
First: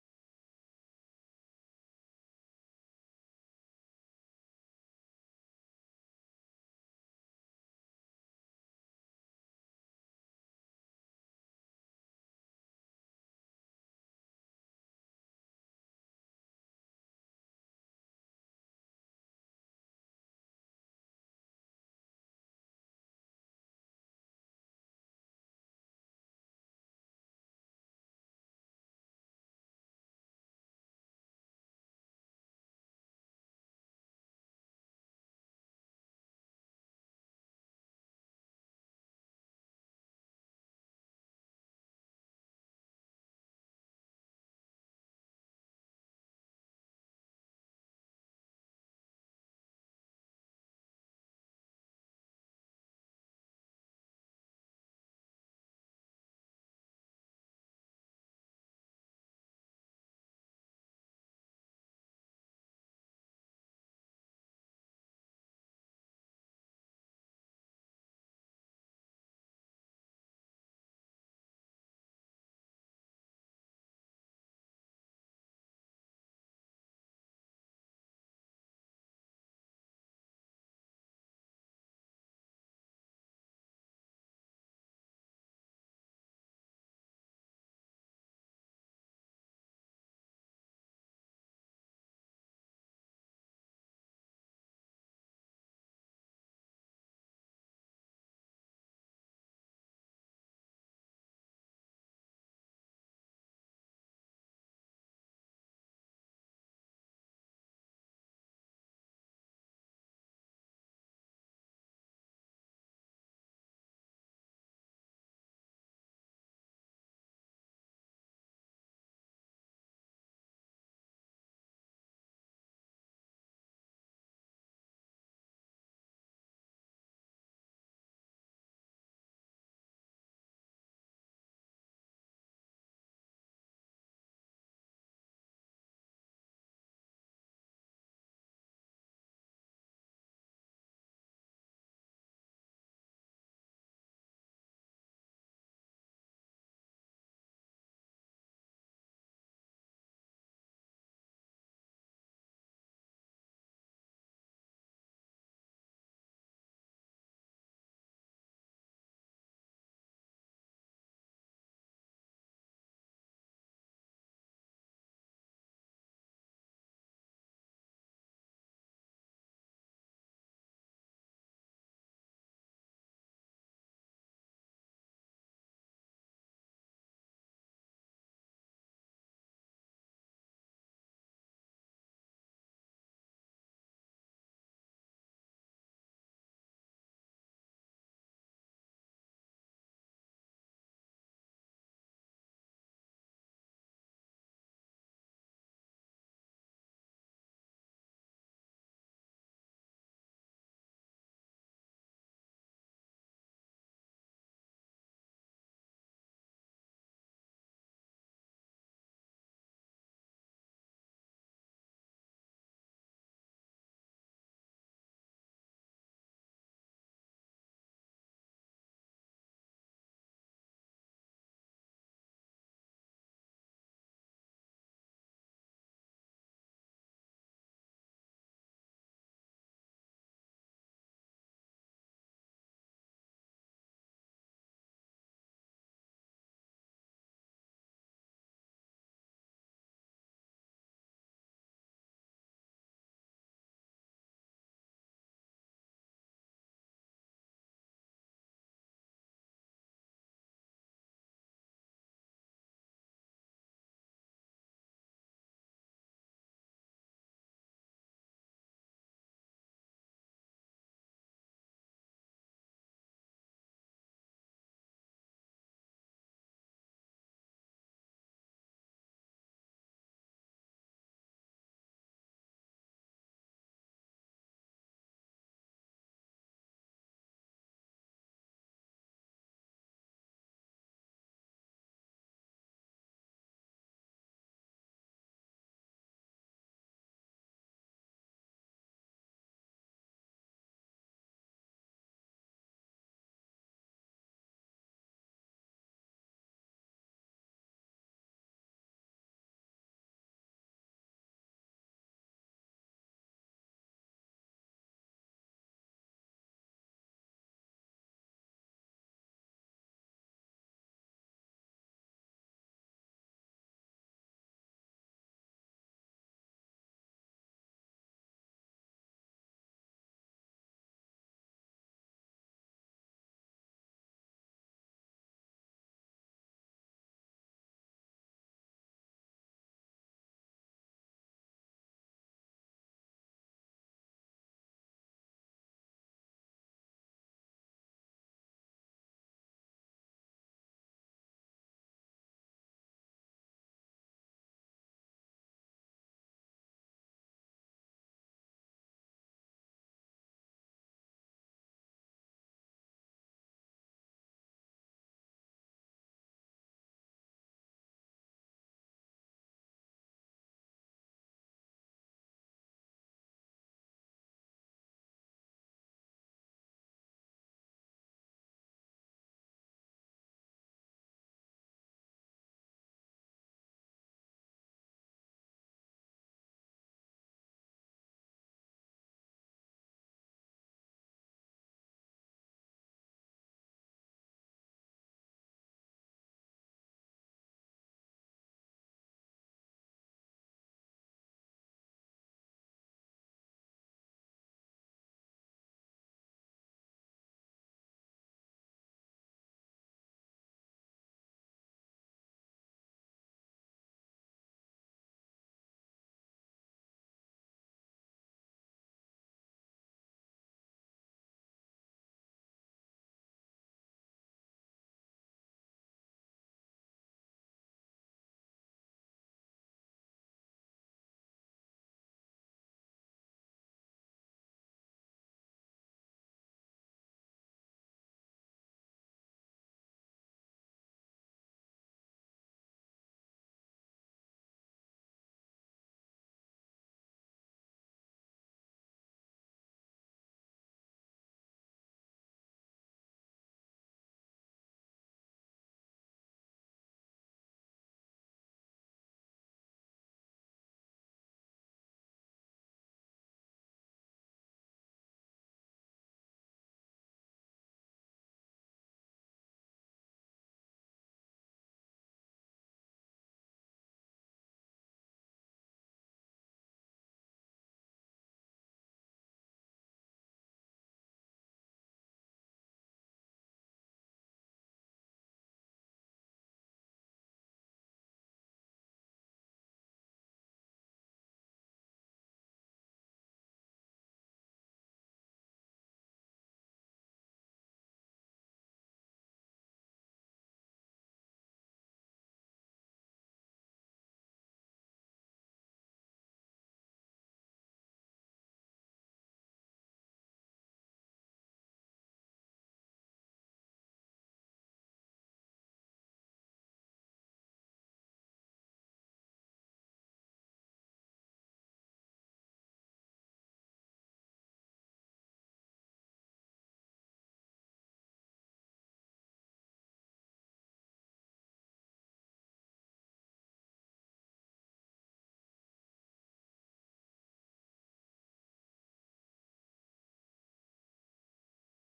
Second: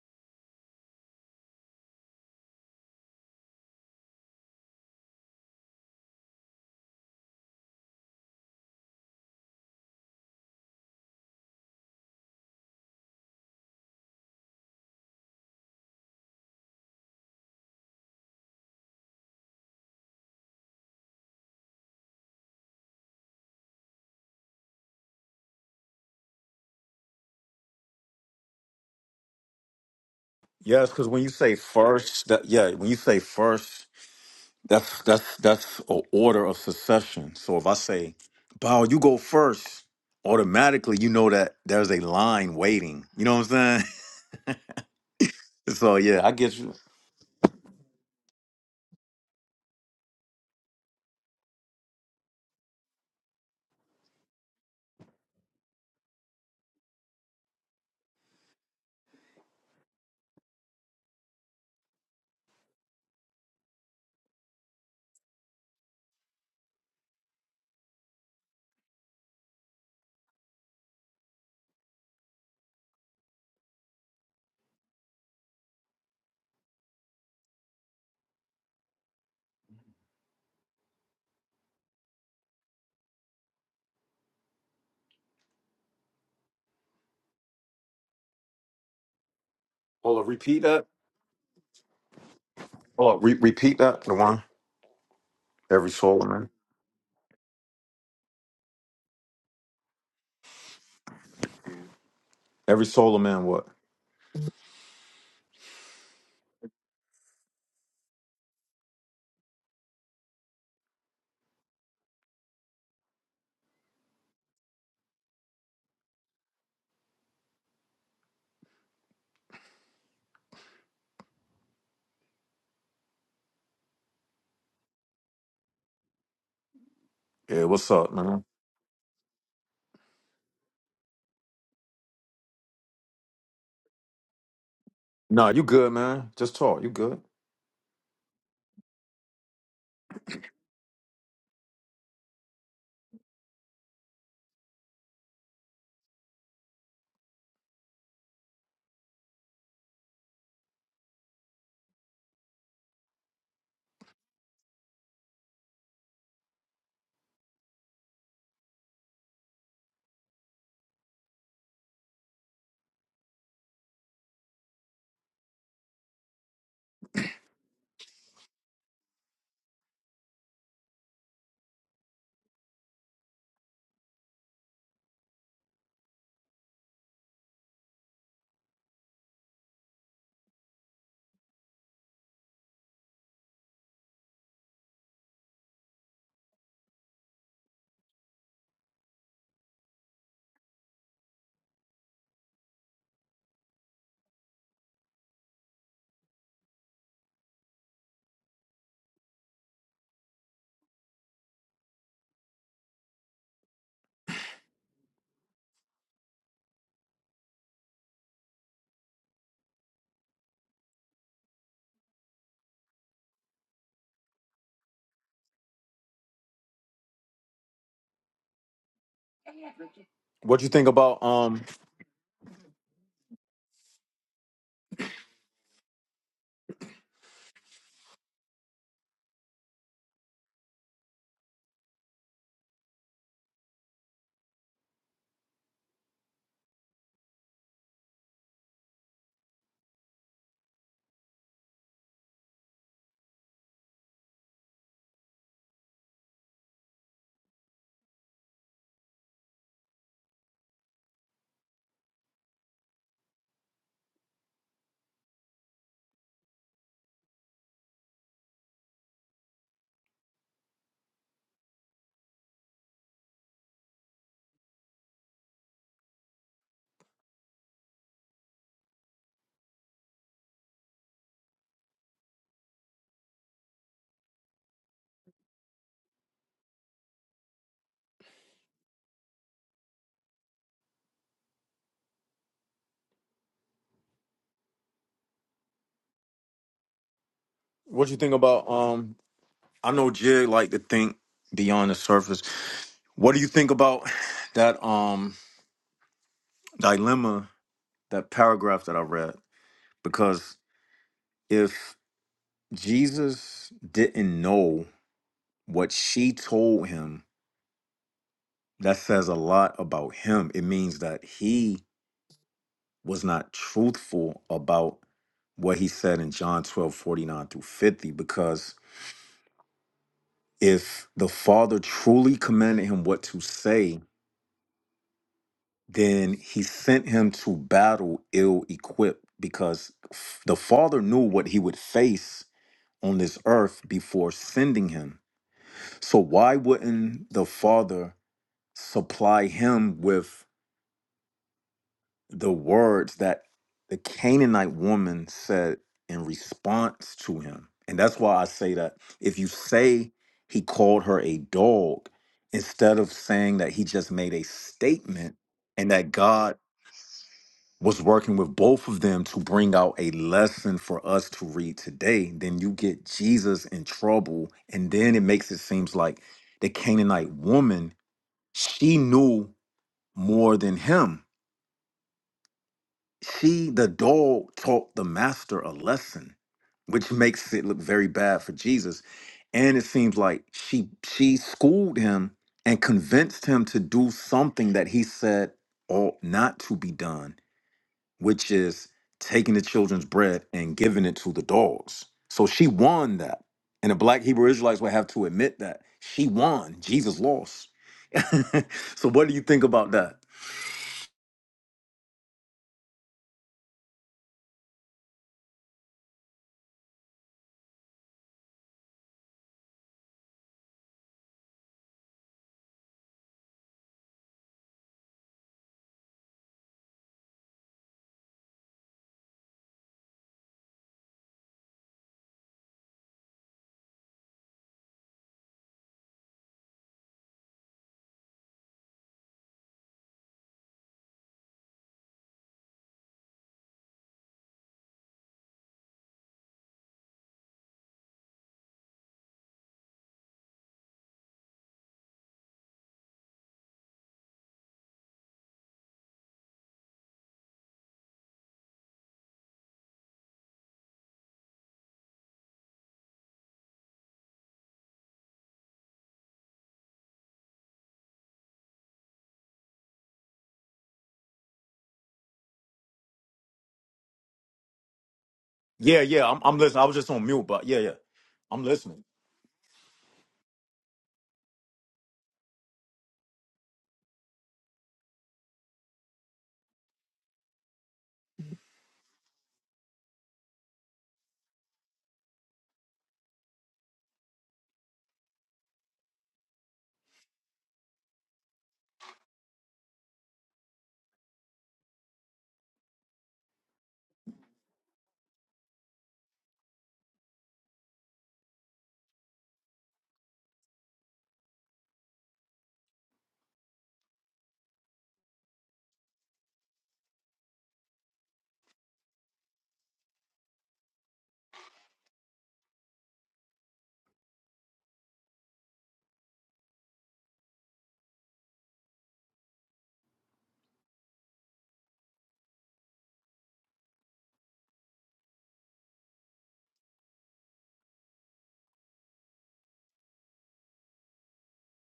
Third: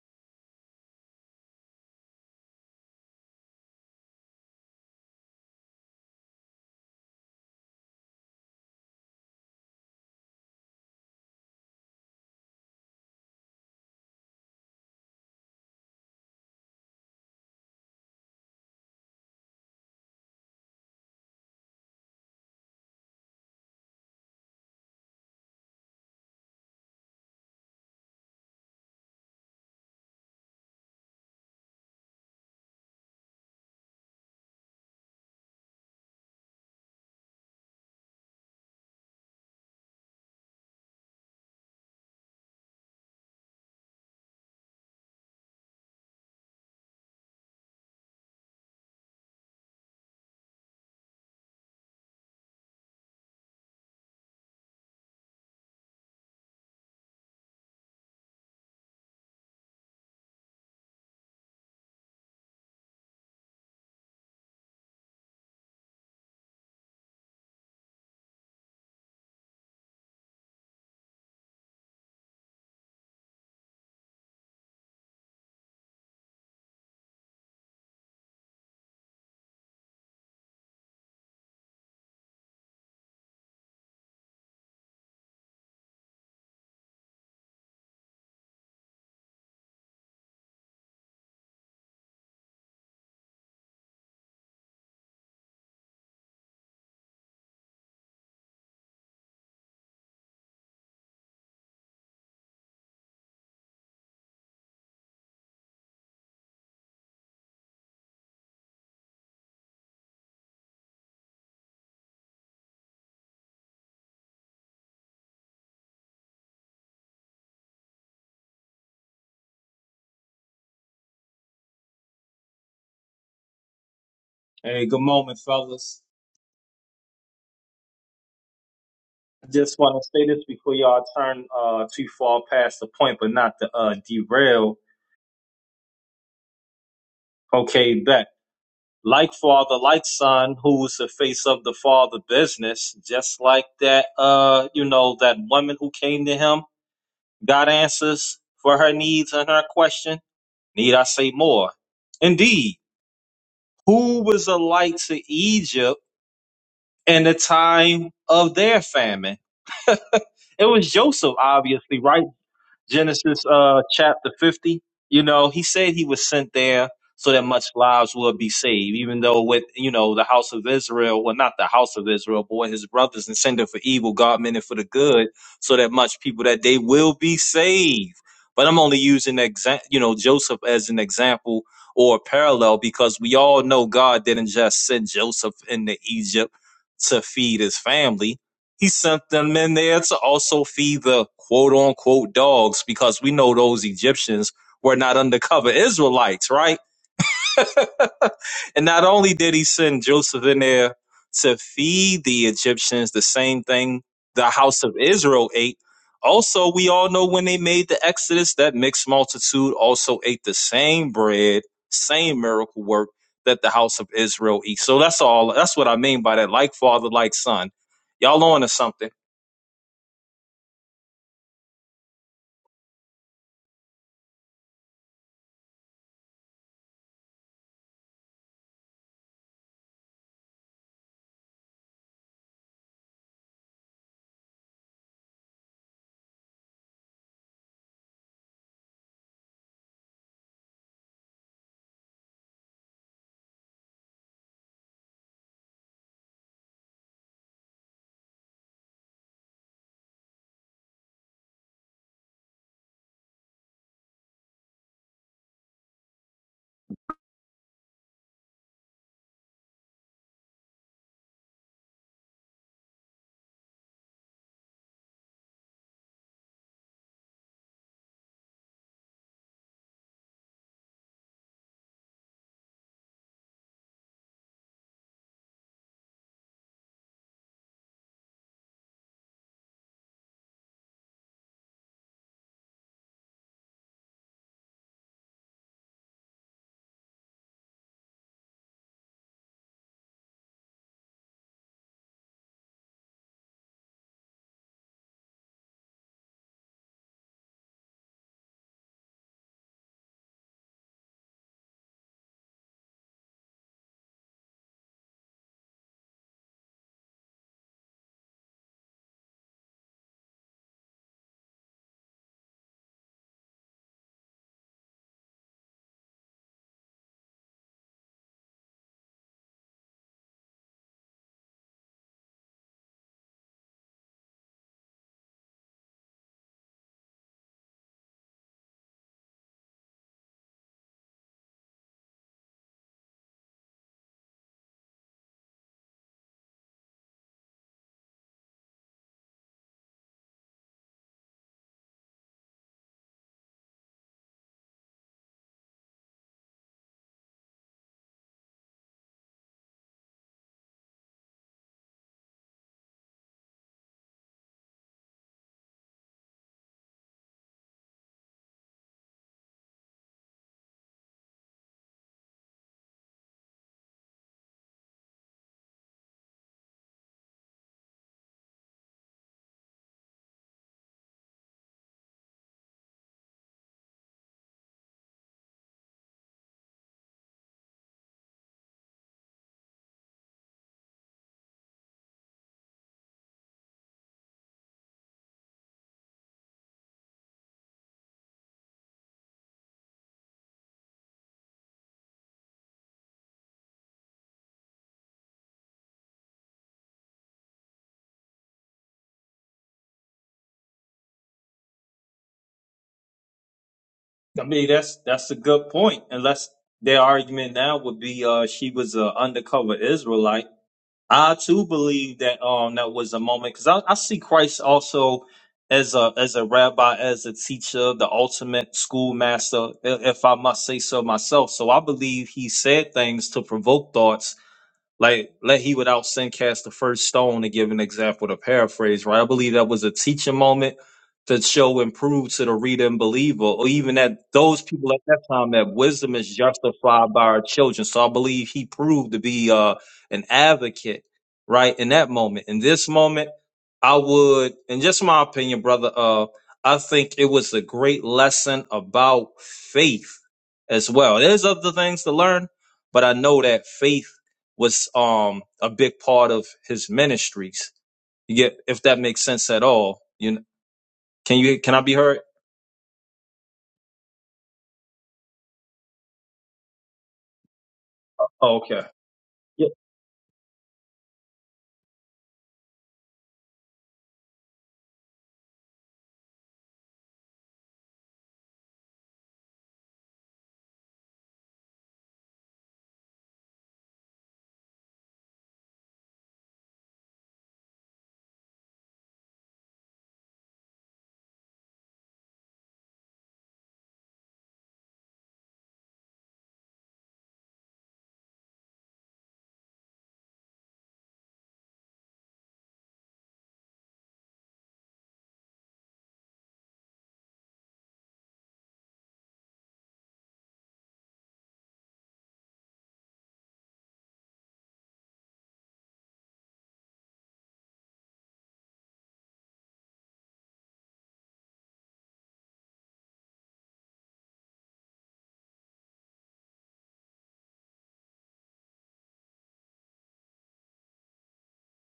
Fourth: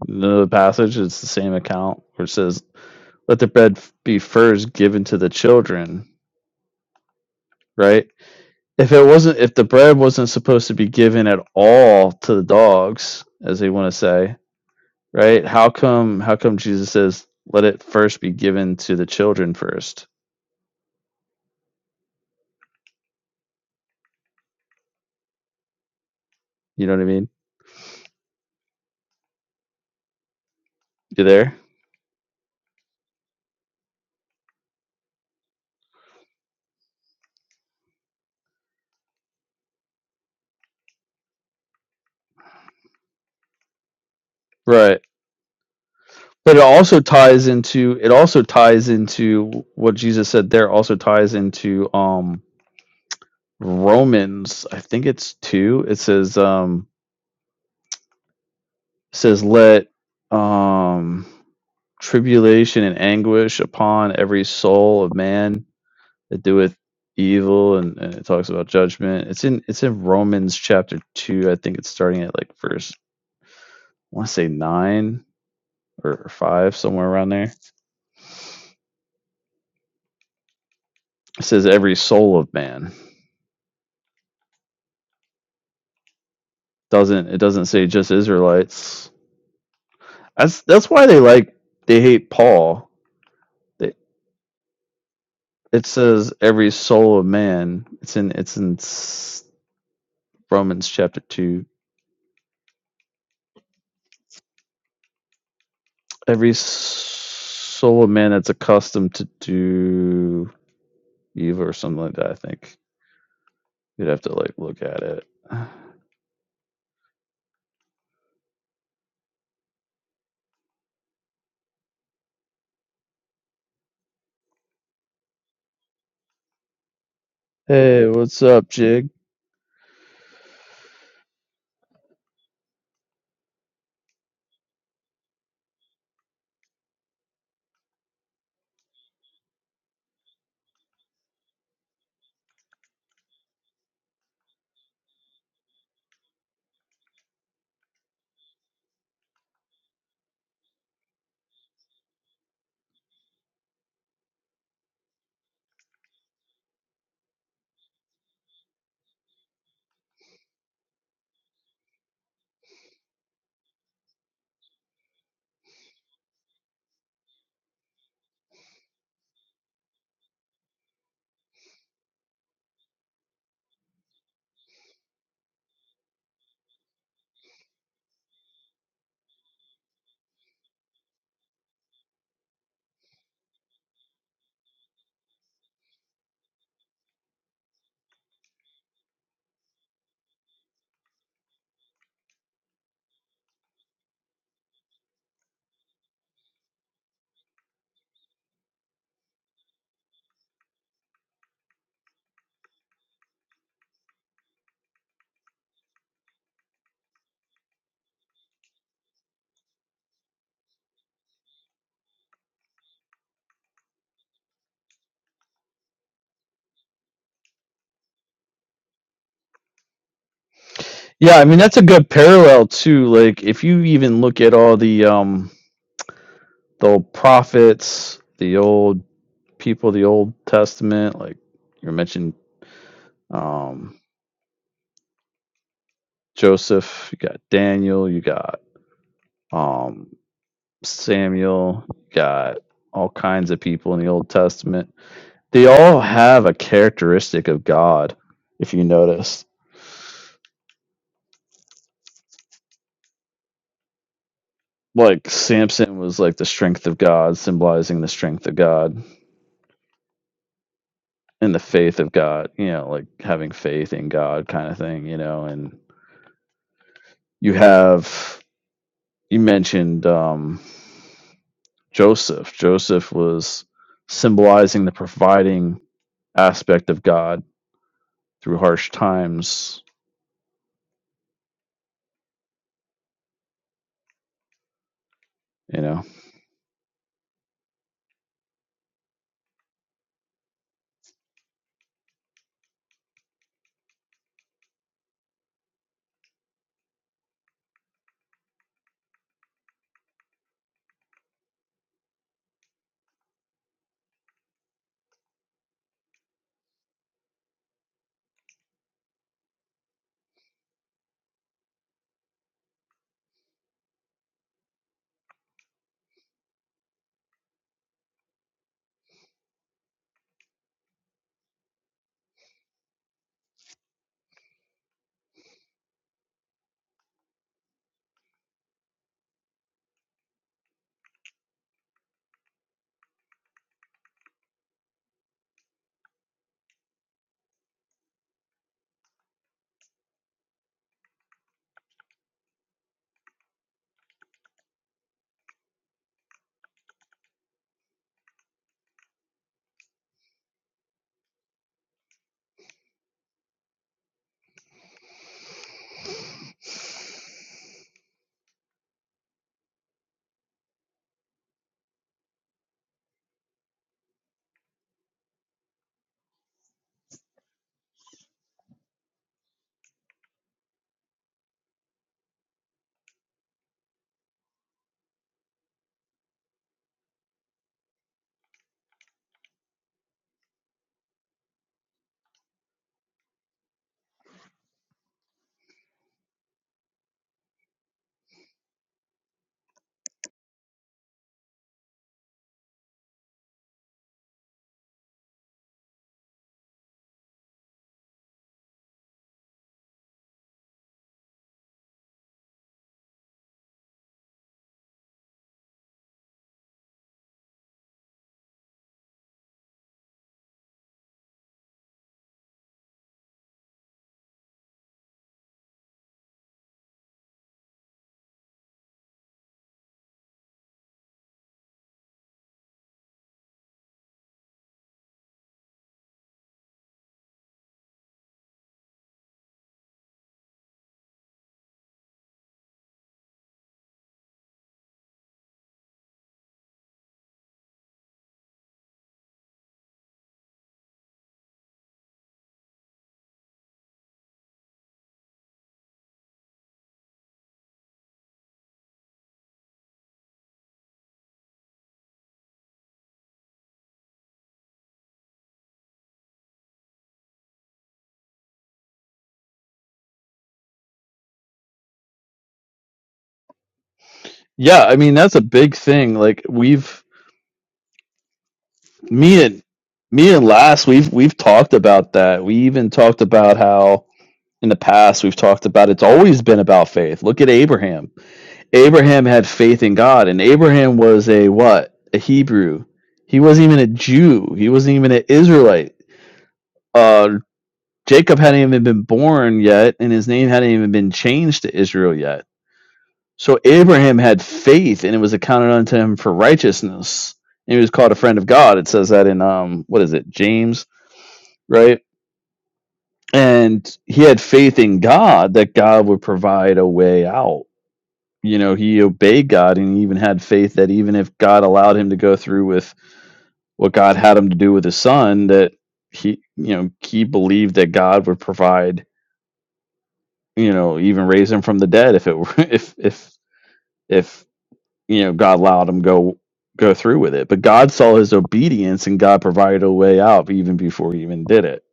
The passage it's the same account where it says, Let the bread be first given to the children, right? If it wasn't if the bread wasn't supposed to be given at all to the dogs, as they want to say, right? How come how come Jesus says let it first be given to the children first? You know what I mean? Yes, because when You you there? say first, that yeah, when you say first, that's that's that's an order of succession. So if I say, Bow, you go first," automatically you know that there's a line waiting. You know what I'm saying? Right. So yeah, I get But it you. also ties into it also ties into what Jesus said there also ties into um Romans, I think it's 2. It says um says let um tribulation and anguish upon every soul of man that doeth evil and, and it talks about judgment. It's in it's in Romans chapter 2. I think it's starting at like verse I want to say 9 or or 5 somewhere around there. It says every soul of man. doesn't it doesn't say just Israelites. Hold on, repeat That's that. that's why they like they hate Paul. Hold on, re- repeat They, that. The one. it Every soul says man. every soul of man. It's in it's in Romans chapter two. Every soul man. What? Every soul of man that's accustomed to do evil or something like that. I think you'd have to like look at it. Hey, good moment, fellas. Yeah. What's Hey, up, what's man? up, Jig? I just want to say this before y'all turn uh, too far past the point, but not to uh, derail. Nah, you good, man. Just talk. You good? Okay, bet. Like father, like son, who's the face of the father business, just like that, uh, you know, that woman who came to him, got answers for her needs and her question. Need I say more? Indeed, who was a light to Egypt in the time of their famine? It was Joseph, obviously, right? Genesis uh, chapter 50. You know, he said he was sent there so that much lives will be saved, even though with, you know, the house of Israel, well, not the house of Israel, but with his brothers intended for evil, God meant it for the good, so that much people that they will be saved. But I'm only using, exa- you know, Joseph as an example or a parallel because we all know God didn't just send Joseph into Egypt to feed his family he sent them in there to also feed the quote unquote dogs because we know those Egyptians were not undercover Israelites, right? and not only did he send Joseph in there to feed the Egyptians, the same thing the house of Israel ate. Also, we all know when they made the Exodus, that mixed multitude also ate the same bread, same miracle work that the house of Israel eats. So that's all. That's what I mean by that. Like father, like son. Y'all on to something. What you think about Yeah, I mean um? that's a good parallel too. Like if you even look at all the um the old prophets, the old people of the Old Testament, like you mentioned um, Joseph, you got Daniel, you got um, Samuel, you got all kinds of people in the Old Testament. They all have a characteristic of God, if you notice. Like Samson was like the strength of God, symbolizing the strength of God and the faith of God, you know, like having faith in God kind of thing, you know. And you have, you mentioned, um, Joseph. Joseph was symbolizing the providing aspect of God through harsh times, you know. What you think about um? I know Jig like to think beyond the surface. What do you think about that um dilemma? That paragraph that I read because if Jesus didn't know what she told him, that says a lot about him. It means that he was not truthful about what he said in John 12 49 through 50, because if the Father truly commanded him what to say, then he sent him to battle ill equipped because f- the Father knew what he would face on this earth before sending him. So, why wouldn't the Father supply him with? the words that the Canaanite woman said in response to him. And that's why I say that if you say he called her a dog, instead of saying that he just made a statement and that God was working with both of them to bring out a lesson for us to read today, then you get Jesus in trouble. And then it makes it seems like the Canaanite woman, she knew more than him She, the dog, taught the master a lesson, which makes it look very bad for Jesus. And it seems like she she schooled him and convinced him to do something that he said ought not to be done, which is taking the children's bread and giving it to the dogs. So she won that. And the black Hebrew Israelites would have to admit that. She won. Jesus lost. so what do you think about that? I mean, that's that's a good point. Unless their argument now would be, uh, she was an undercover Israelite. I too believe that um that was a moment because I, I see Christ also as a as a rabbi, as a teacher, the ultimate schoolmaster, i- if I must say so myself. So I believe he said things to provoke thoughts like, let he without sin cast the first stone, to give an example to paraphrase, right? I believe that was a teaching moment to show and prove to the reader and believer, or even that those people at that time that wisdom is justified by our children. So I believe he proved to be uh, an advocate, right, in that moment. In this moment, I would, in just my opinion, brother, uh, I think it was a great lesson about faith as well. There's other things to learn, but I know that faith was um a big part of his ministries. You get if that makes sense at all. You know, can you can I be heard? Yeah, I mean that's a big Yeah, thing. yeah. I'm, Like I'm listening. I was we've just on mute, but yeah, yeah. Oh, I'm okay. listening. me and Yeah. me and Last we've we've talked about that. We even talked about how in the past we've talked about it's always been about faith. Look at Abraham. Abraham had faith in God and Abraham was a what? A Hebrew. He wasn't even a Jew. He wasn't even an Israelite. Uh, Jacob hadn't even been born yet, and his name hadn't even been changed to Israel yet. So Abraham had faith, and it was accounted unto him for righteousness. And he was called a friend of God. It says that in um, what is it, James, right? And he had faith in God that God would provide a way out. You know, he obeyed God, and he even had faith that even if God allowed him to go through with what God had him to do with his son, that he, you know, he believed that God would provide you know, even raise him from the dead if it were, if if if you know God allowed him go go through with it. But God saw his obedience and God provided a way out even before he even did it,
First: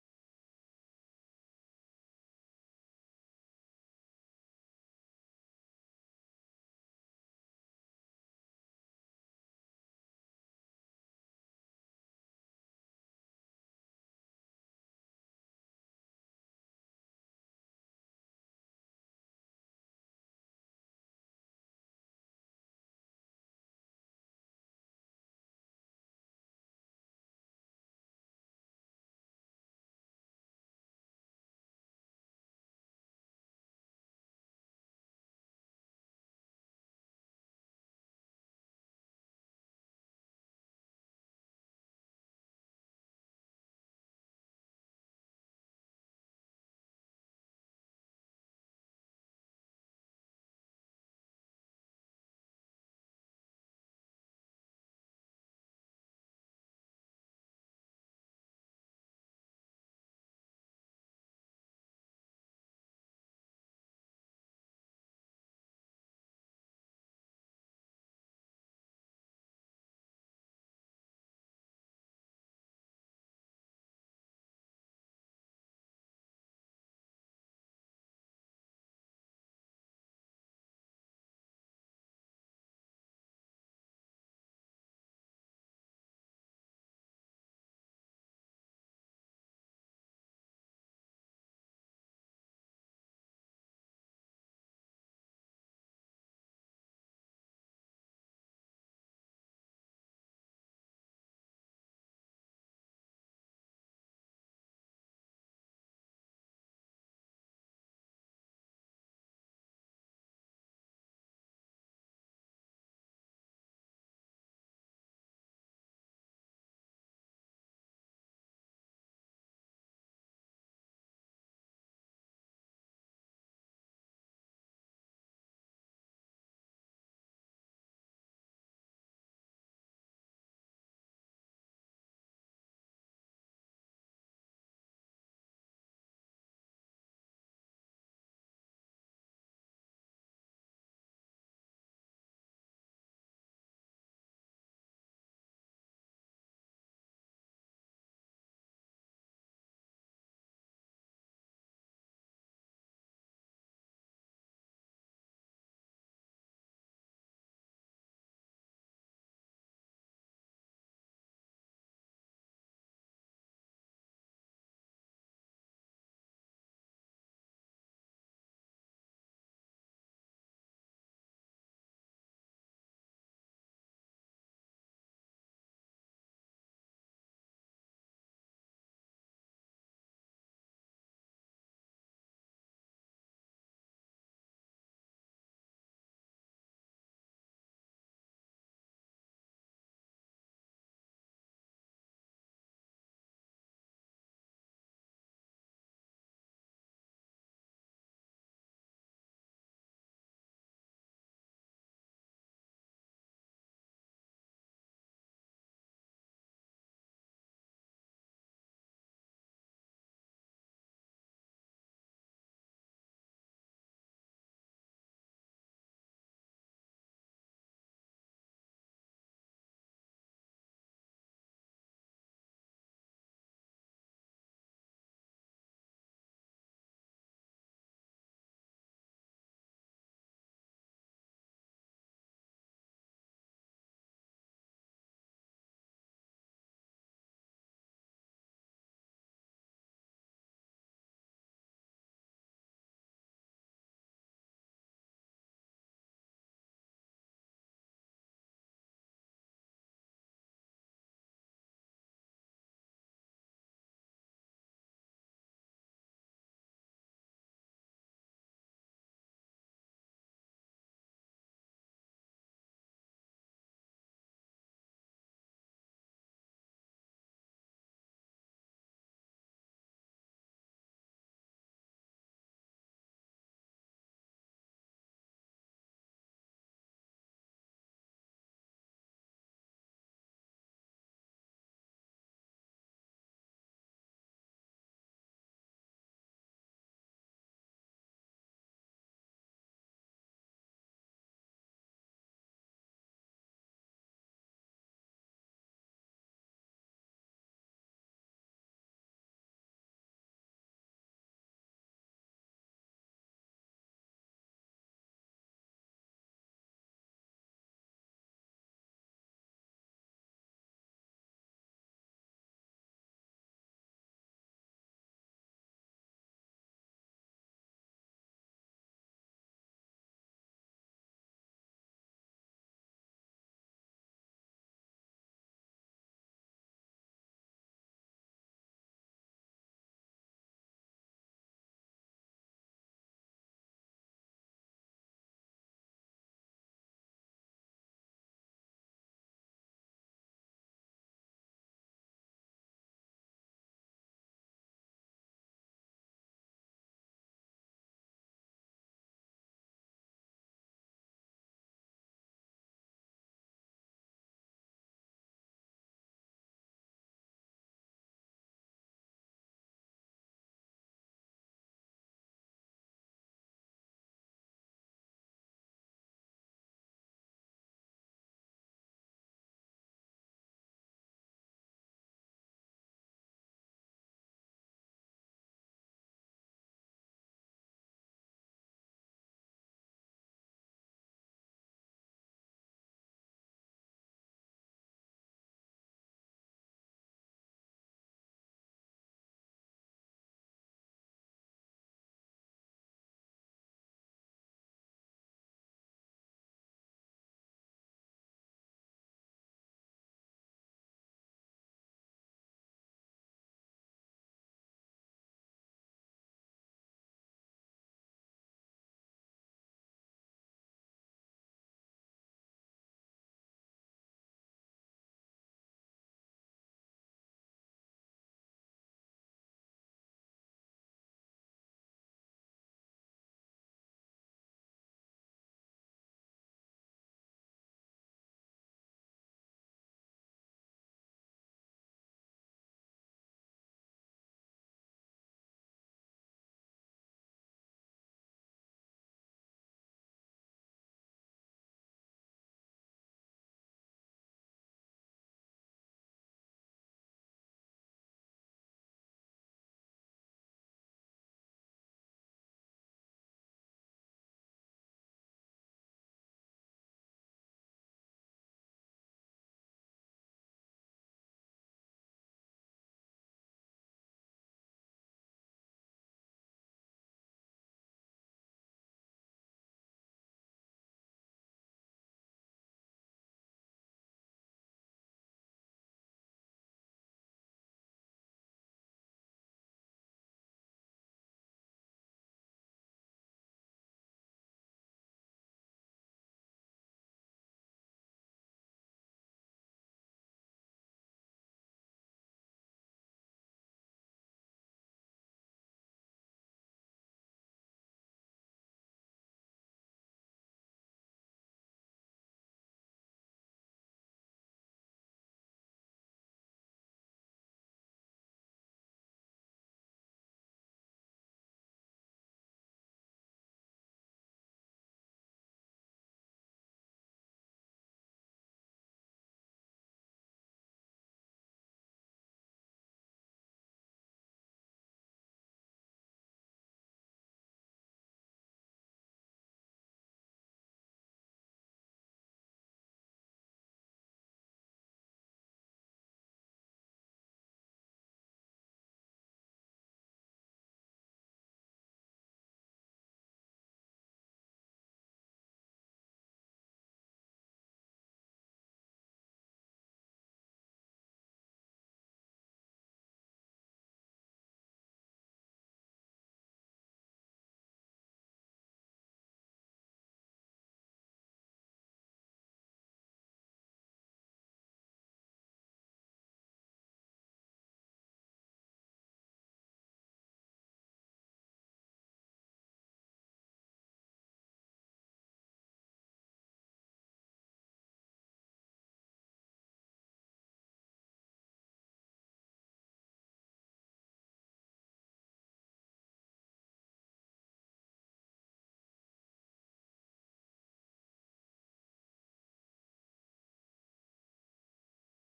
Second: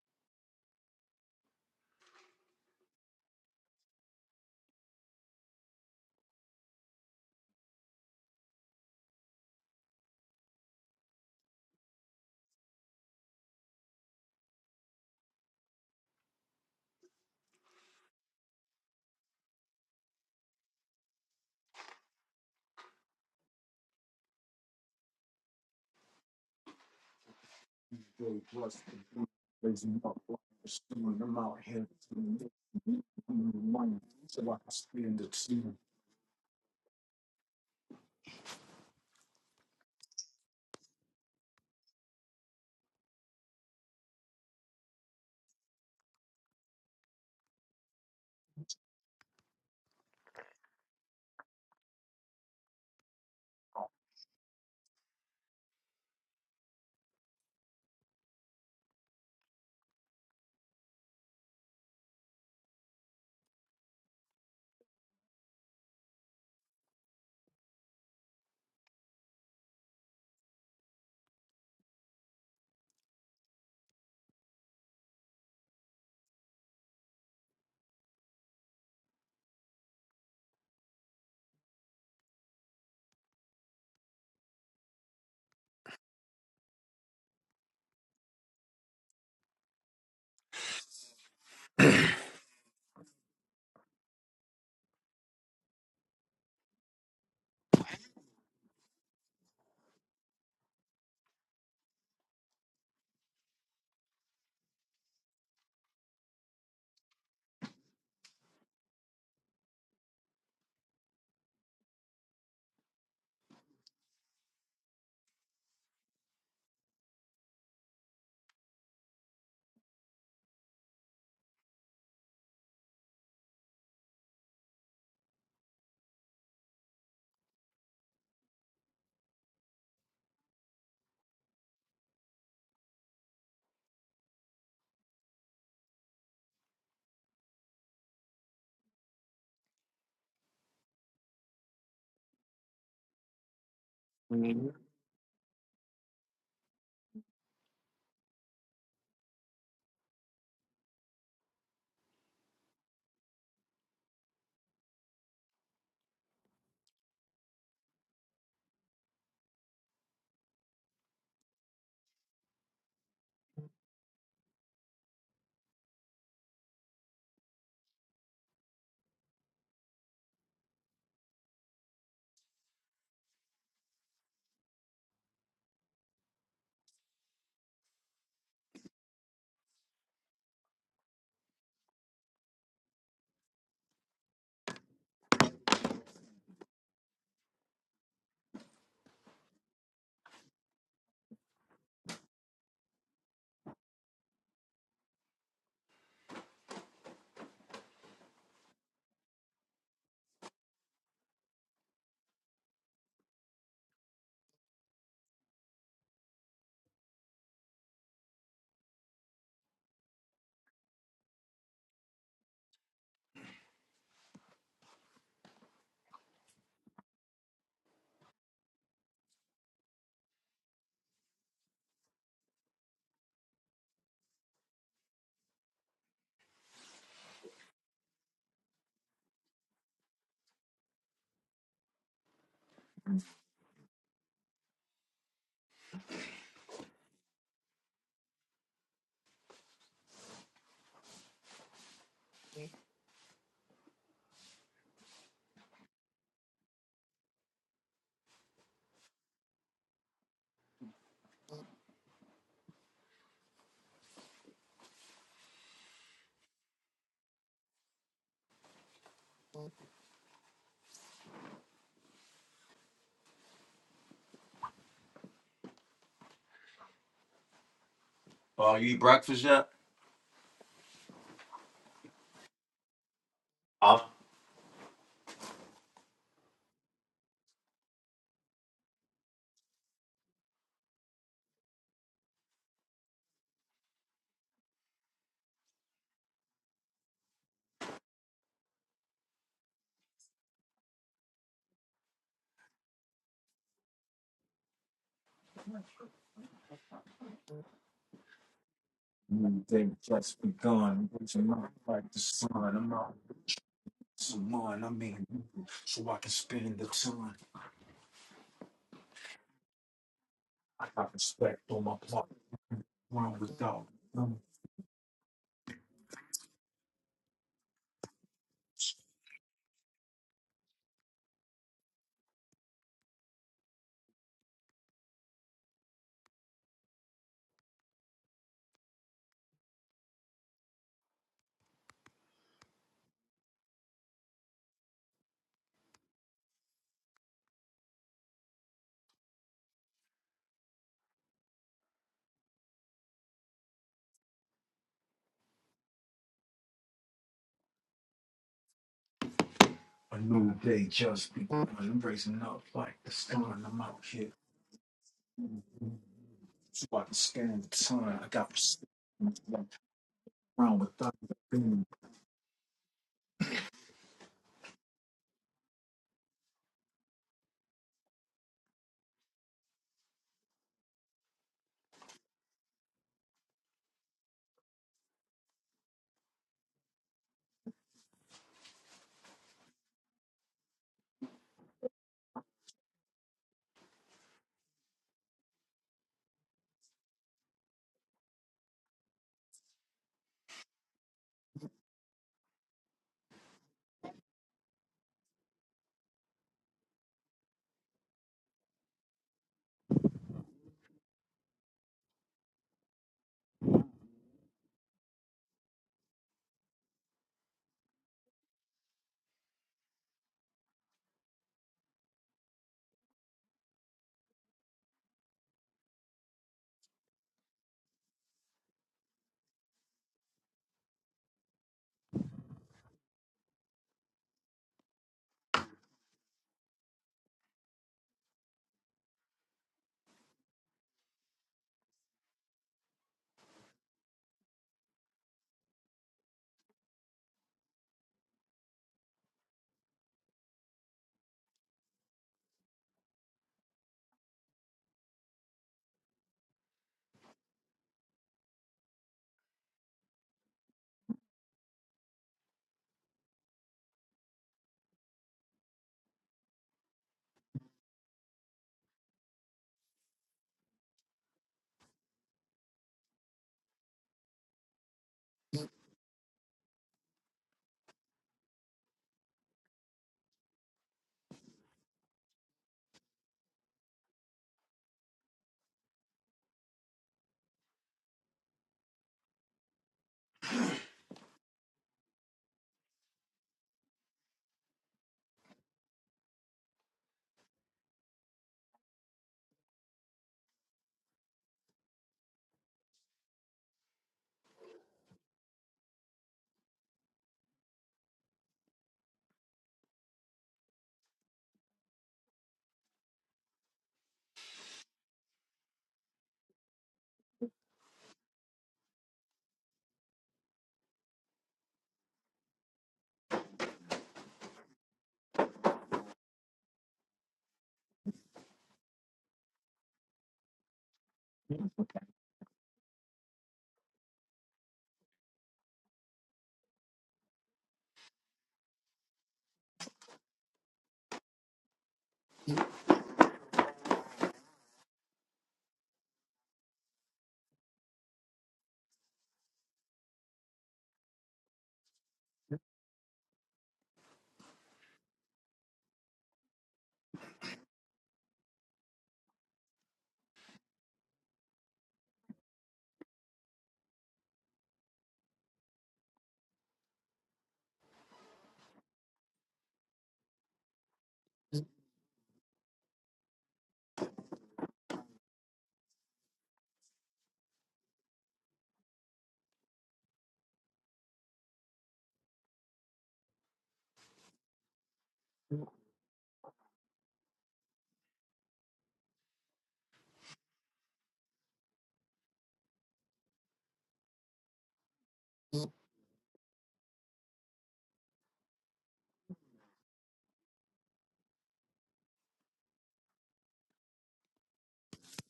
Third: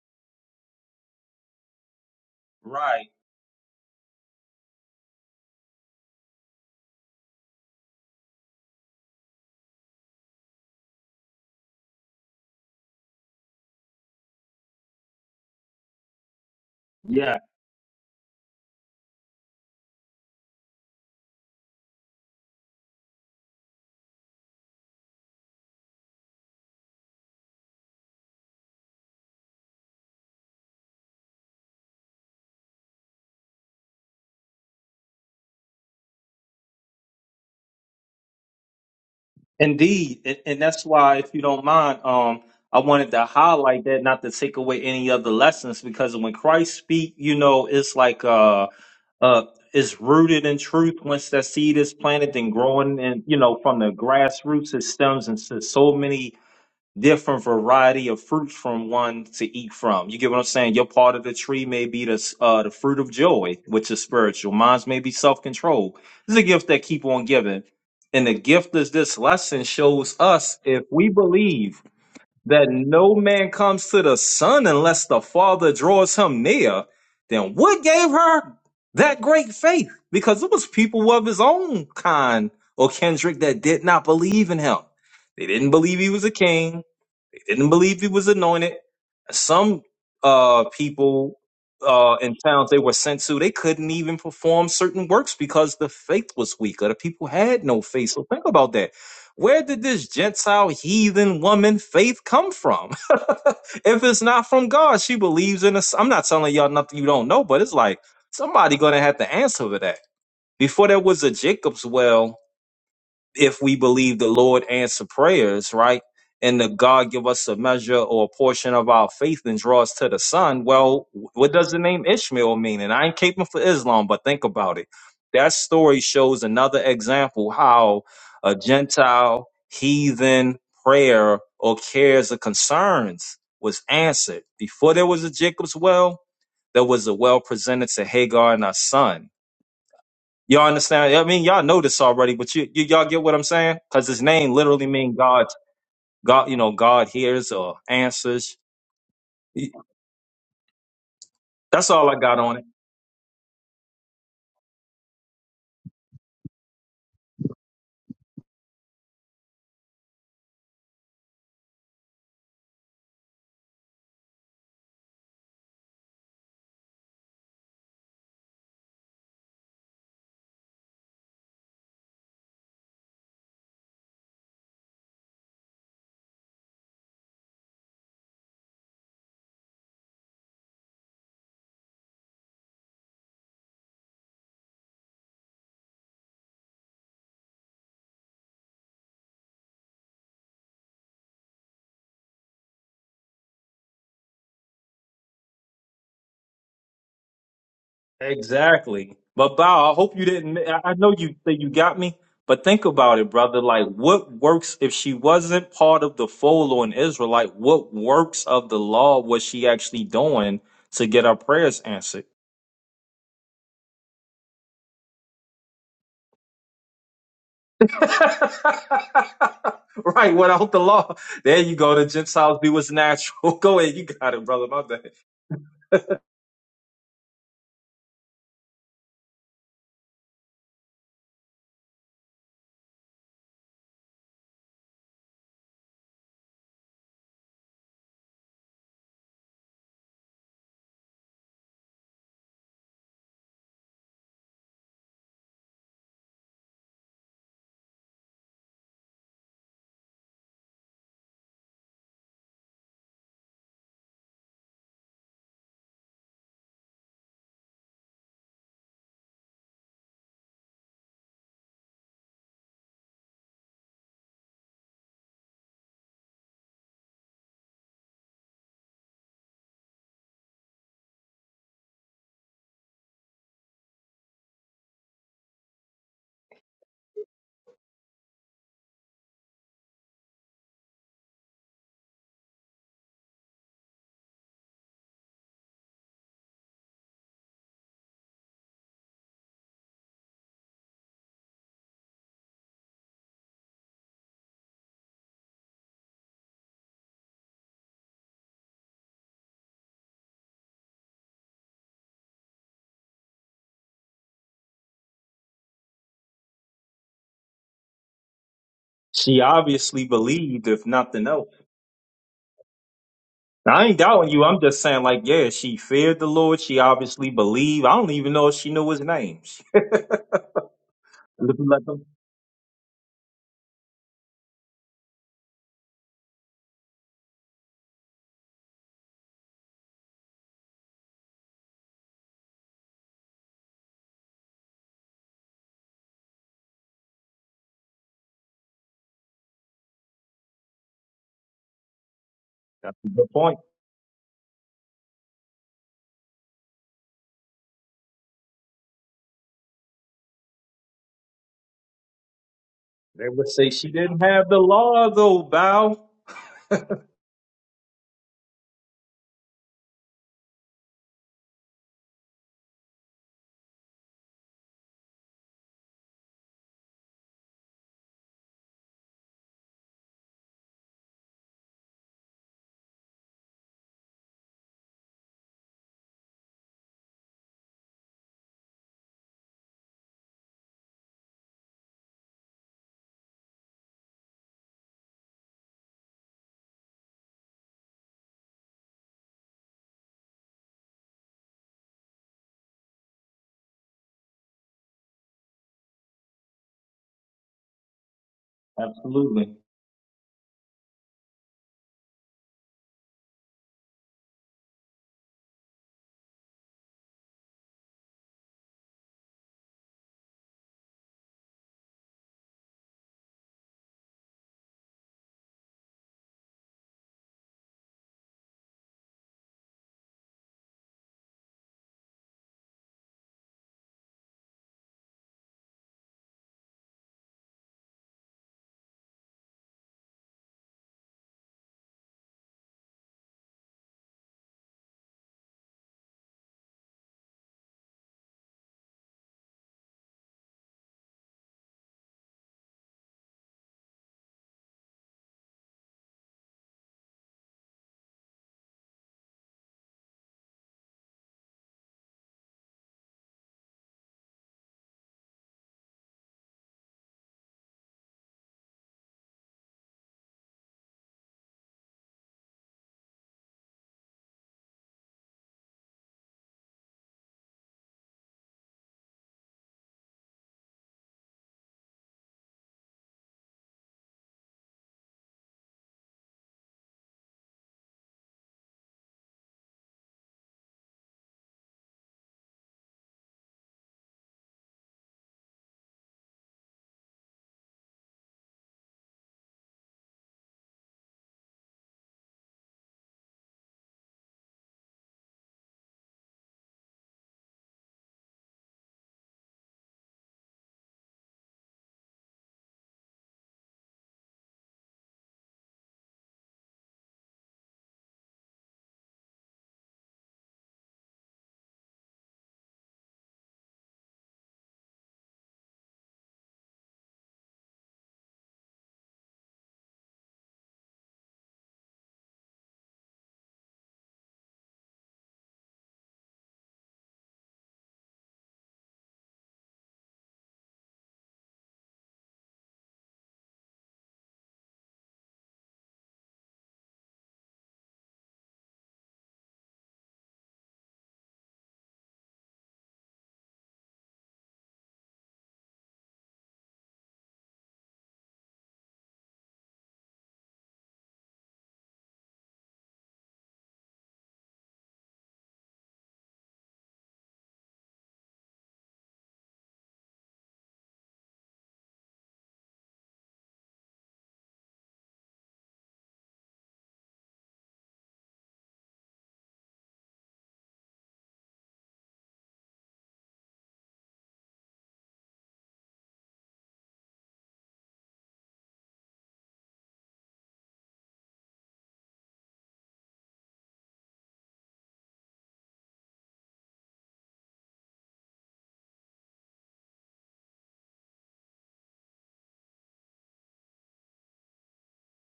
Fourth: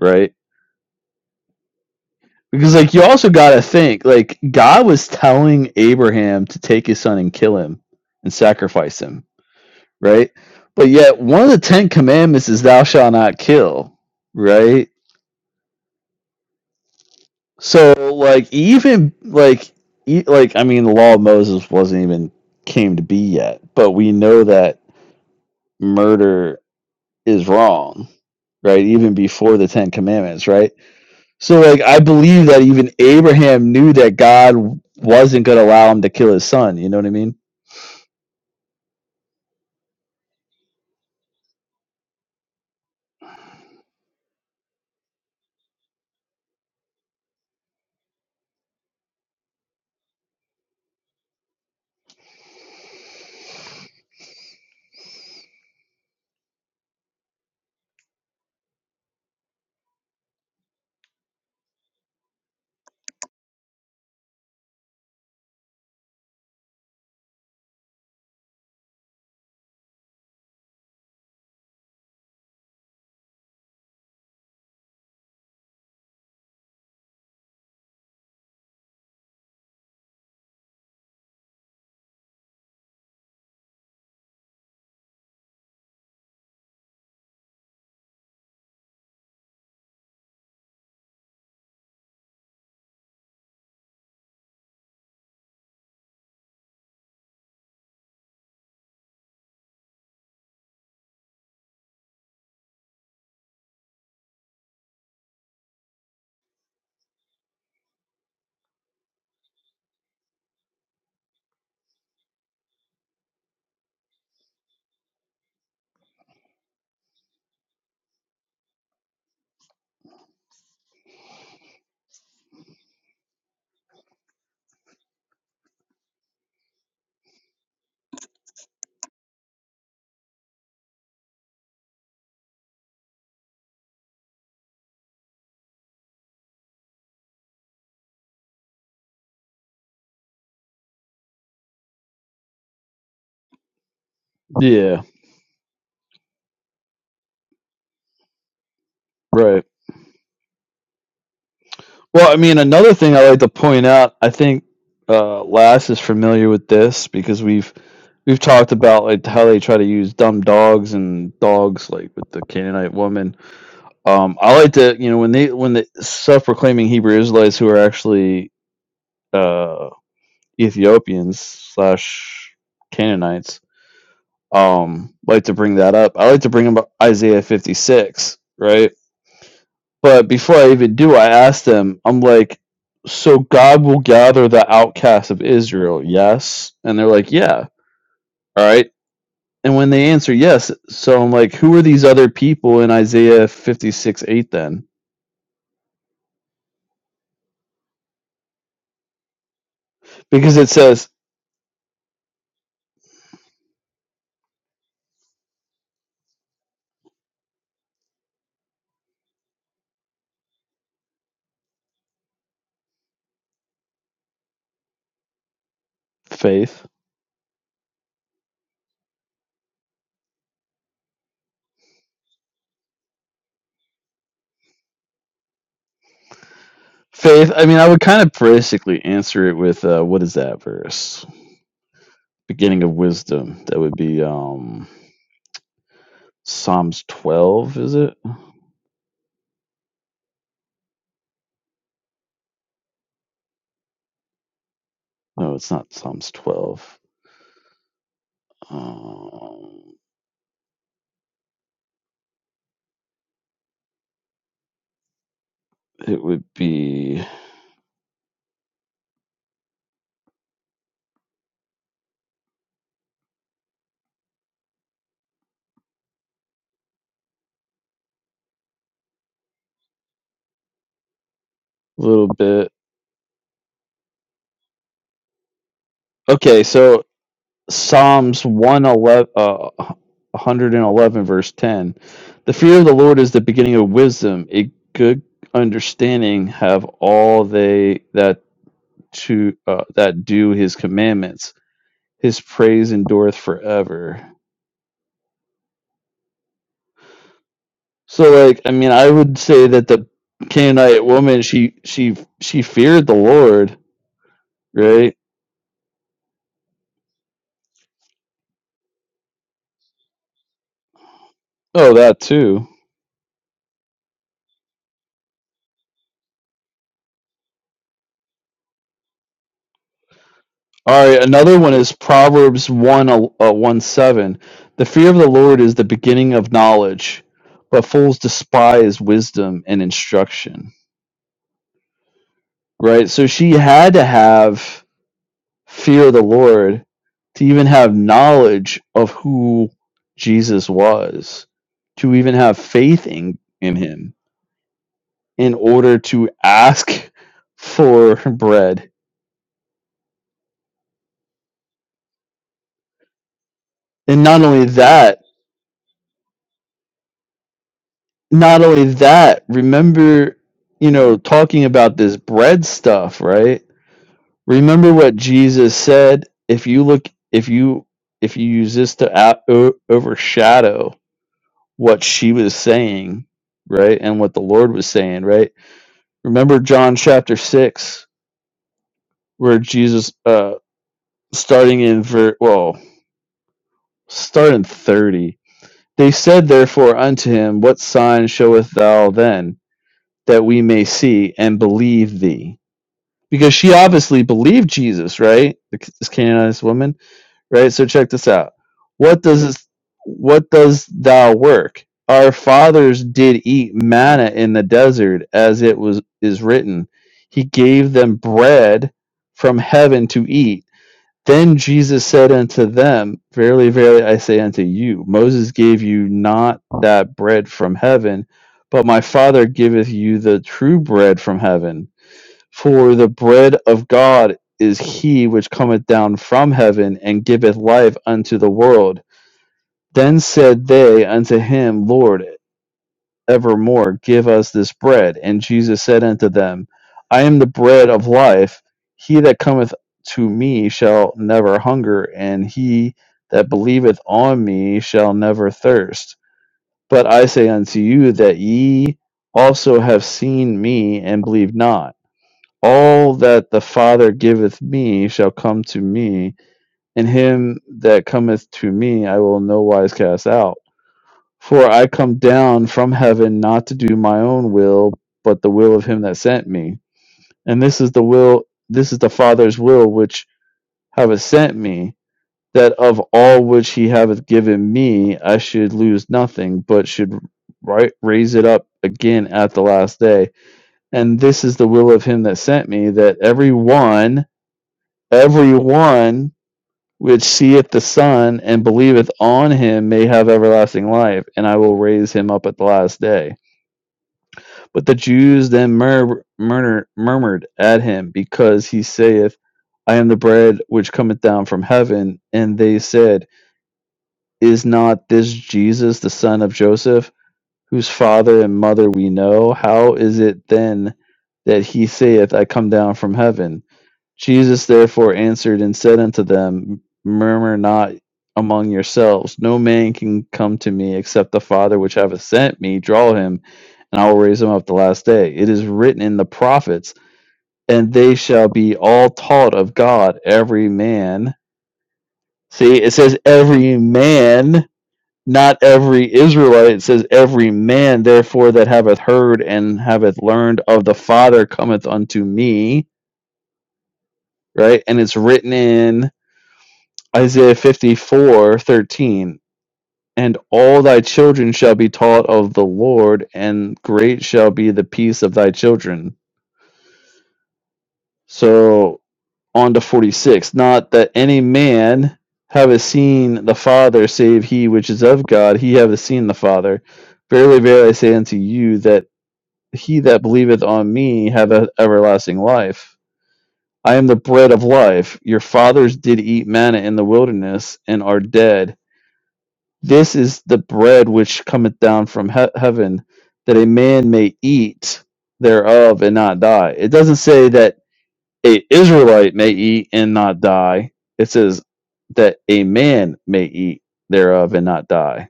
right? Because like you Right. also got to think like God was telling Abraham to take his son and kill him and sacrifice him, right? But yet one of the 10 commandments is thou shalt not kill, right? Yeah. So like even like e- like I mean the law of Moses wasn't even came to be yet, but we know that murder is wrong, right? Even before the 10 commandments, right? So like I believe that even Abraham knew that God wasn't going to allow him to kill his son, you know what I mean? Indeed, and, and that's why, if you don't mind, um, I wanted to highlight that, not to take away any of the lessons, because when Christ speak, you know, it's like uh, uh, it's rooted in truth. Once that seed is planted and growing, and you know, from the grassroots, it stems into so many different variety of fruits from one to eat from. You get what I'm saying? Your part of the tree may be the uh, the fruit of joy, which is spiritual. Mine's may be self control. This is a gift that keep on giving, and the gift is this lesson shows us if we believe that no man comes to the Son unless the Father draws him near, then what gave her that great faith? Because it was people of his own kind or kindred that did not believe in him. They didn't believe he was a king. Didn't believe he was anointed. Some uh, people uh, in towns they were sent to, they couldn't even perform certain works because the faith was weaker. The people had no faith. So think about that. Where did this Gentile heathen woman faith come from? if it's not from God, she believes in us. I'm not telling y'all nothing you don't know, but it's like somebody gonna have to answer for that. Before there was a Jacob's well, if we believe the Lord answer prayers, right? And the God give us a measure or a portion of our faith and draw us to the Son. Well, what does the name Ishmael mean? And I ain't caping for Islam, but think about it. That story shows another example how a Gentile heathen prayer or cares or concerns was answered. Before there was a Jacob's well, there was a well presented to Hagar and her son Y'all understand? I mean, y'all know this already, but you, you y'all get what I'm saying? Because his name literally Yeah, means God, God, you know, God hears or answers. right. That's all I Well, I got on mean it. another thing I like to point out, I think uh Lass is familiar with this because we've We've talked about like how they try to use dumb dogs and dogs like with the Canaanite woman. Um, I like to you know when they when the self-proclaiming Hebrew Israelites who are actually uh, Ethiopians slash Canaanites um, like to bring that up. I like to bring up Isaiah fifty six, right? But before I even do, I ask them. I'm like, so God will gather the outcasts of Israel, yes? And they're like, yeah. All right. And when they answer yes, so I'm like, who are these other people in Isaiah 56 8 then? Exactly. But Bow, I hope you Because didn't. it I I says know you that you got me, but think about it, brother. Like, what works if she wasn't part of the fold on Israel? Like, what works of the law was she actually doing to get her prayers answered? faith. right, without the law. There you go. The Gentiles do what's natural. go ahead. You got it, brother. My bad. Faith, I mean, I would kind of basically answer it with uh, what is that verse? Beginning of wisdom. That would be um, Psalms 12, is it? No, it's not Psalms 12. Um, it would be a Oh, you eat breakfast yet? little bit. i Okay, so Psalms 111, uh, 111, verse 10. The fear of the Lord is the beginning of wisdom. A good understanding have all they that to uh, that do his commandments. His praise endureth forever. So, like, I mean, I would say that the Canaanite woman, she she she feared the Lord, right? She obviously believed, if nothing else. Oh, that too. Now, I ain't doubting you. I'm just saying, like, yeah, she feared the Lord. She obviously believed. I don't even know if she knew his name. All right, Look another one at is them. Proverbs 1 uh, uh, 1 7. The fear of the Lord is the beginning of knowledge, but fools despise wisdom and instruction. Right? So she had to have fear of the Lord to even have knowledge of who Jesus was, to even have That's a faith good in, point. in him in order to ask for bread. They would say she didn't And not have the only law, that, though, Bow. not only that, remember, you know, talking about this bread stuff, right? Remember what Jesus said, if you look if you if you use this to out, o- overshadow what she was saying, right? And what the Lord was saying, right? Remember John chapter 6 where Jesus uh starting in ver- well, start in 30. They said therefore unto him, what sign showeth thou then that we may see and believe thee? because she obviously believed Jesus, right? This Canaanite woman, right? So check this out. What does Absolutely. this, what does thou work? Our fathers did eat manna in the desert, as it was is written. He gave them bread from heaven to eat. Then Jesus said unto them, Verily, verily, I say unto you, Moses gave you not that bread from heaven, but my Father giveth you the true bread from heaven. For the bread of God is he which cometh down from heaven and giveth life unto the world. Then said they unto him, Lord, evermore give us this bread. And Jesus said unto them, I am the bread of life. He that cometh to me shall never hunger, and he that believeth on me shall never thirst. But I say unto you that ye also have seen me and believe not. All that the Father giveth me shall come to me, and him that cometh to me I will in no wise cast out. For I come down from heaven not to do my own will, but the will of him that sent me. And this is the will this is the Father's will which hath sent me, that of all which he hath given me I should lose nothing, but should right raise it up again at the last day. And this is the will of him that sent me, that every one Every one which seeth the Son and believeth on him may have everlasting life, and I will raise him up at the last day. But the Jews then mur- murmur- murmured at him, because he saith, I am the bread which cometh down from heaven. And they said, Is not this Jesus the son of Joseph, whose father and mother we know? How is it then that he saith, I come down from heaven? Jesus therefore answered and said unto them, Murmur not among yourselves. No man can come to me except the Father which hath sent me draw him, and I will raise him up the last day. It is written in the prophets, and they shall be all taught of God, every man. See, it says every man, not every Israelite. It says every man, therefore, that hath heard and hath learned of the Father cometh unto me. Right? And it's written in Isaiah fifty four thirteen, and all thy children shall be taught of the Lord, and great shall be the peace of thy children. So on to 46. Not that any man have seen the Father, save he which is of God, he have seen the Father. Verily, verily, I say unto you, that he that believeth on me have everlasting life. I am the bread of life. Your fathers did eat manna in the wilderness, and are dead This is the bread which cometh down from he- heaven, that a man may eat thereof and not die. It doesn't say that a Israelite may eat and not die. It says that a man may eat thereof and not die.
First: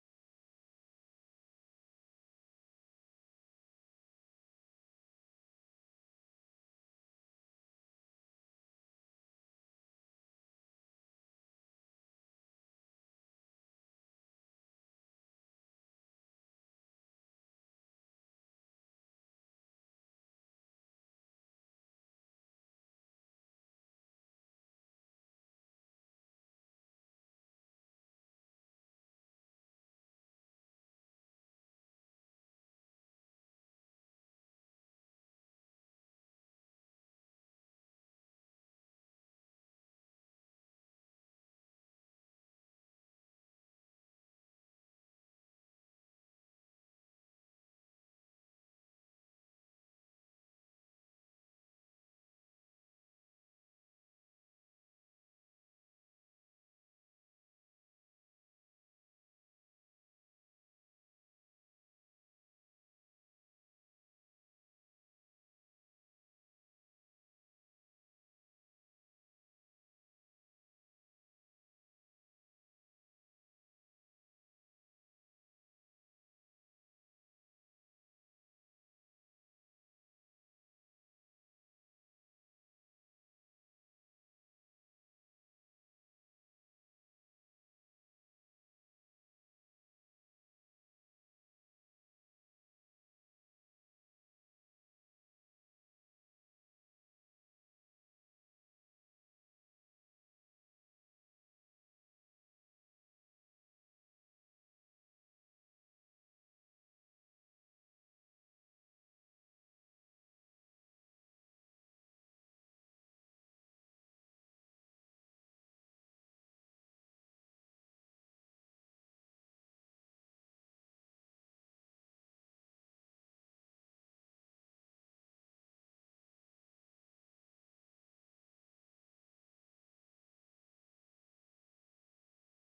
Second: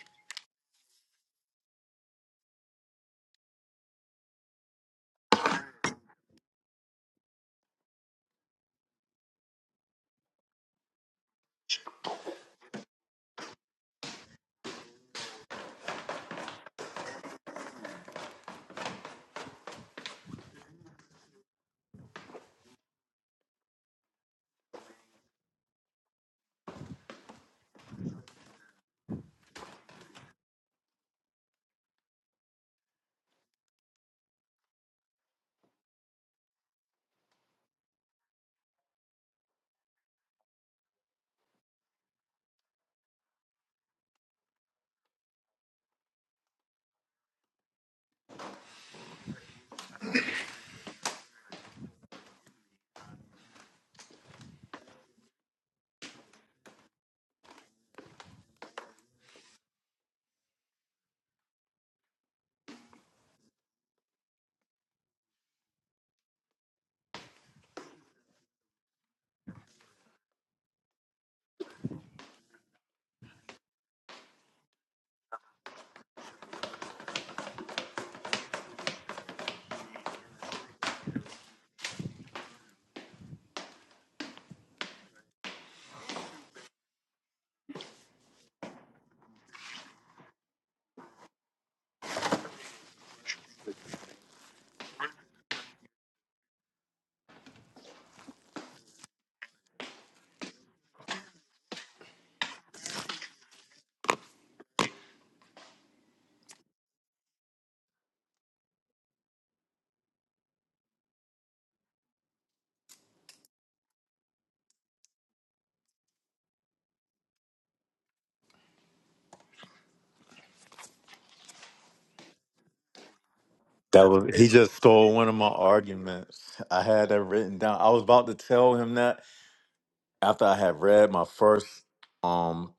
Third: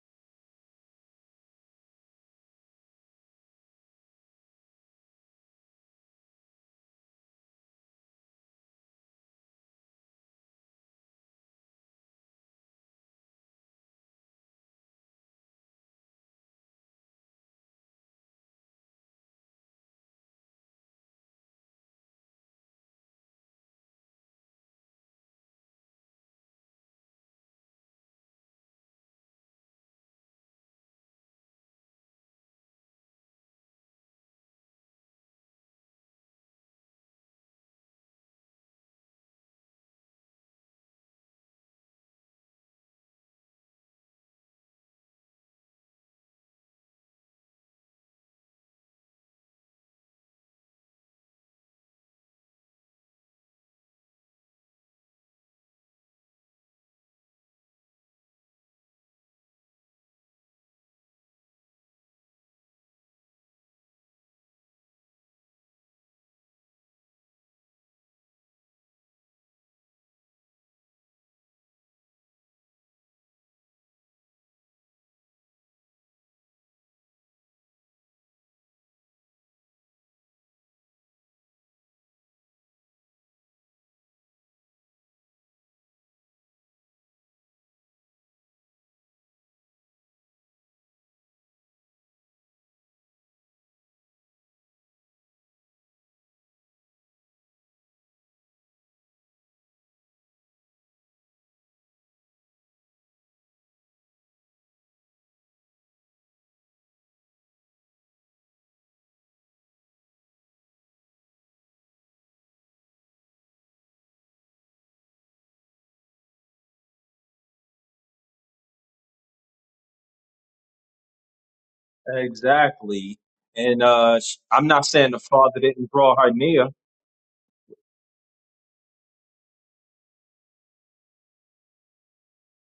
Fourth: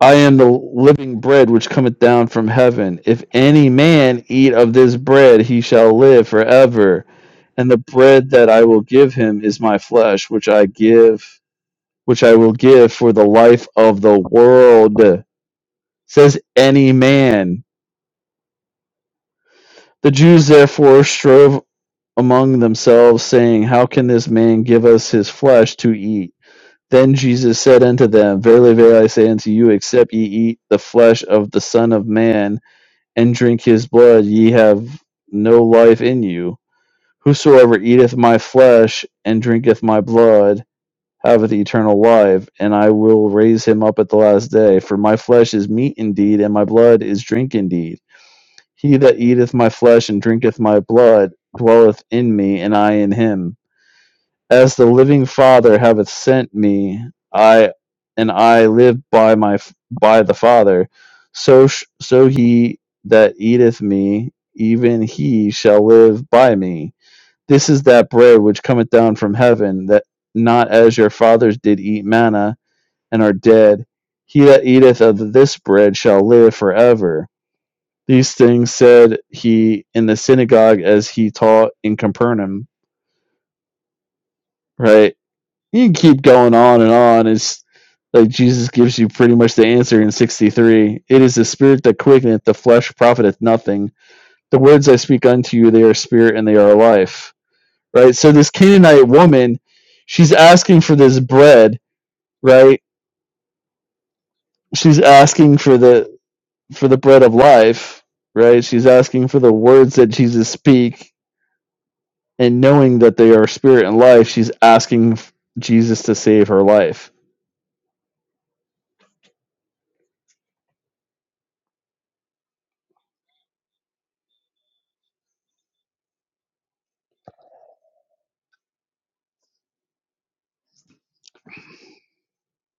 I am the living bread which cometh down from heaven. If any man eat of this bread, he shall live forever. And the bread that I will give him is my flesh, which I give which I will give for the life of the world, says any man. The Jews therefore strove among themselves, saying, How can this man give us his flesh to eat? Then Jesus said unto them, Verily, verily, I say unto you, except ye eat the flesh of the Son of Man, and drink his blood, ye have no life in you. Whosoever eateth my flesh and drinketh my blood haveth eternal life, and I will raise him up at the last day. For my flesh is meat indeed, and my blood is drink indeed. He that eateth my flesh and drinketh my blood dwelleth in me, and I in him. As the living Father haveth sent me, I and I live by my by the Father. So sh- so he that eateth me, even he shall live by me. This is that bread which cometh down from heaven, that not as your fathers did eat manna and are dead. He that eateth of this bread shall live forever. These things said he in the synagogue as he taught in Capernaum. Right? You can keep going on and on. It's like Jesus gives you pretty much the answer in 63. It is the spirit that quickeneth, the flesh profiteth nothing. The words I speak unto you, they are spirit and they are life right? So this Canaanite woman, she's asking for this bread, right? She's asking for the for the bread of life, right? She's asking for the words that Jesus speak, and knowing that they are spirit and life, she's asking Jesus to save her life. Exactly. And that uh, was sh- he I'm just not saying stole the one of my father didn't draw her arguments. near. I had that written down. I was about to tell him that after I had read my first um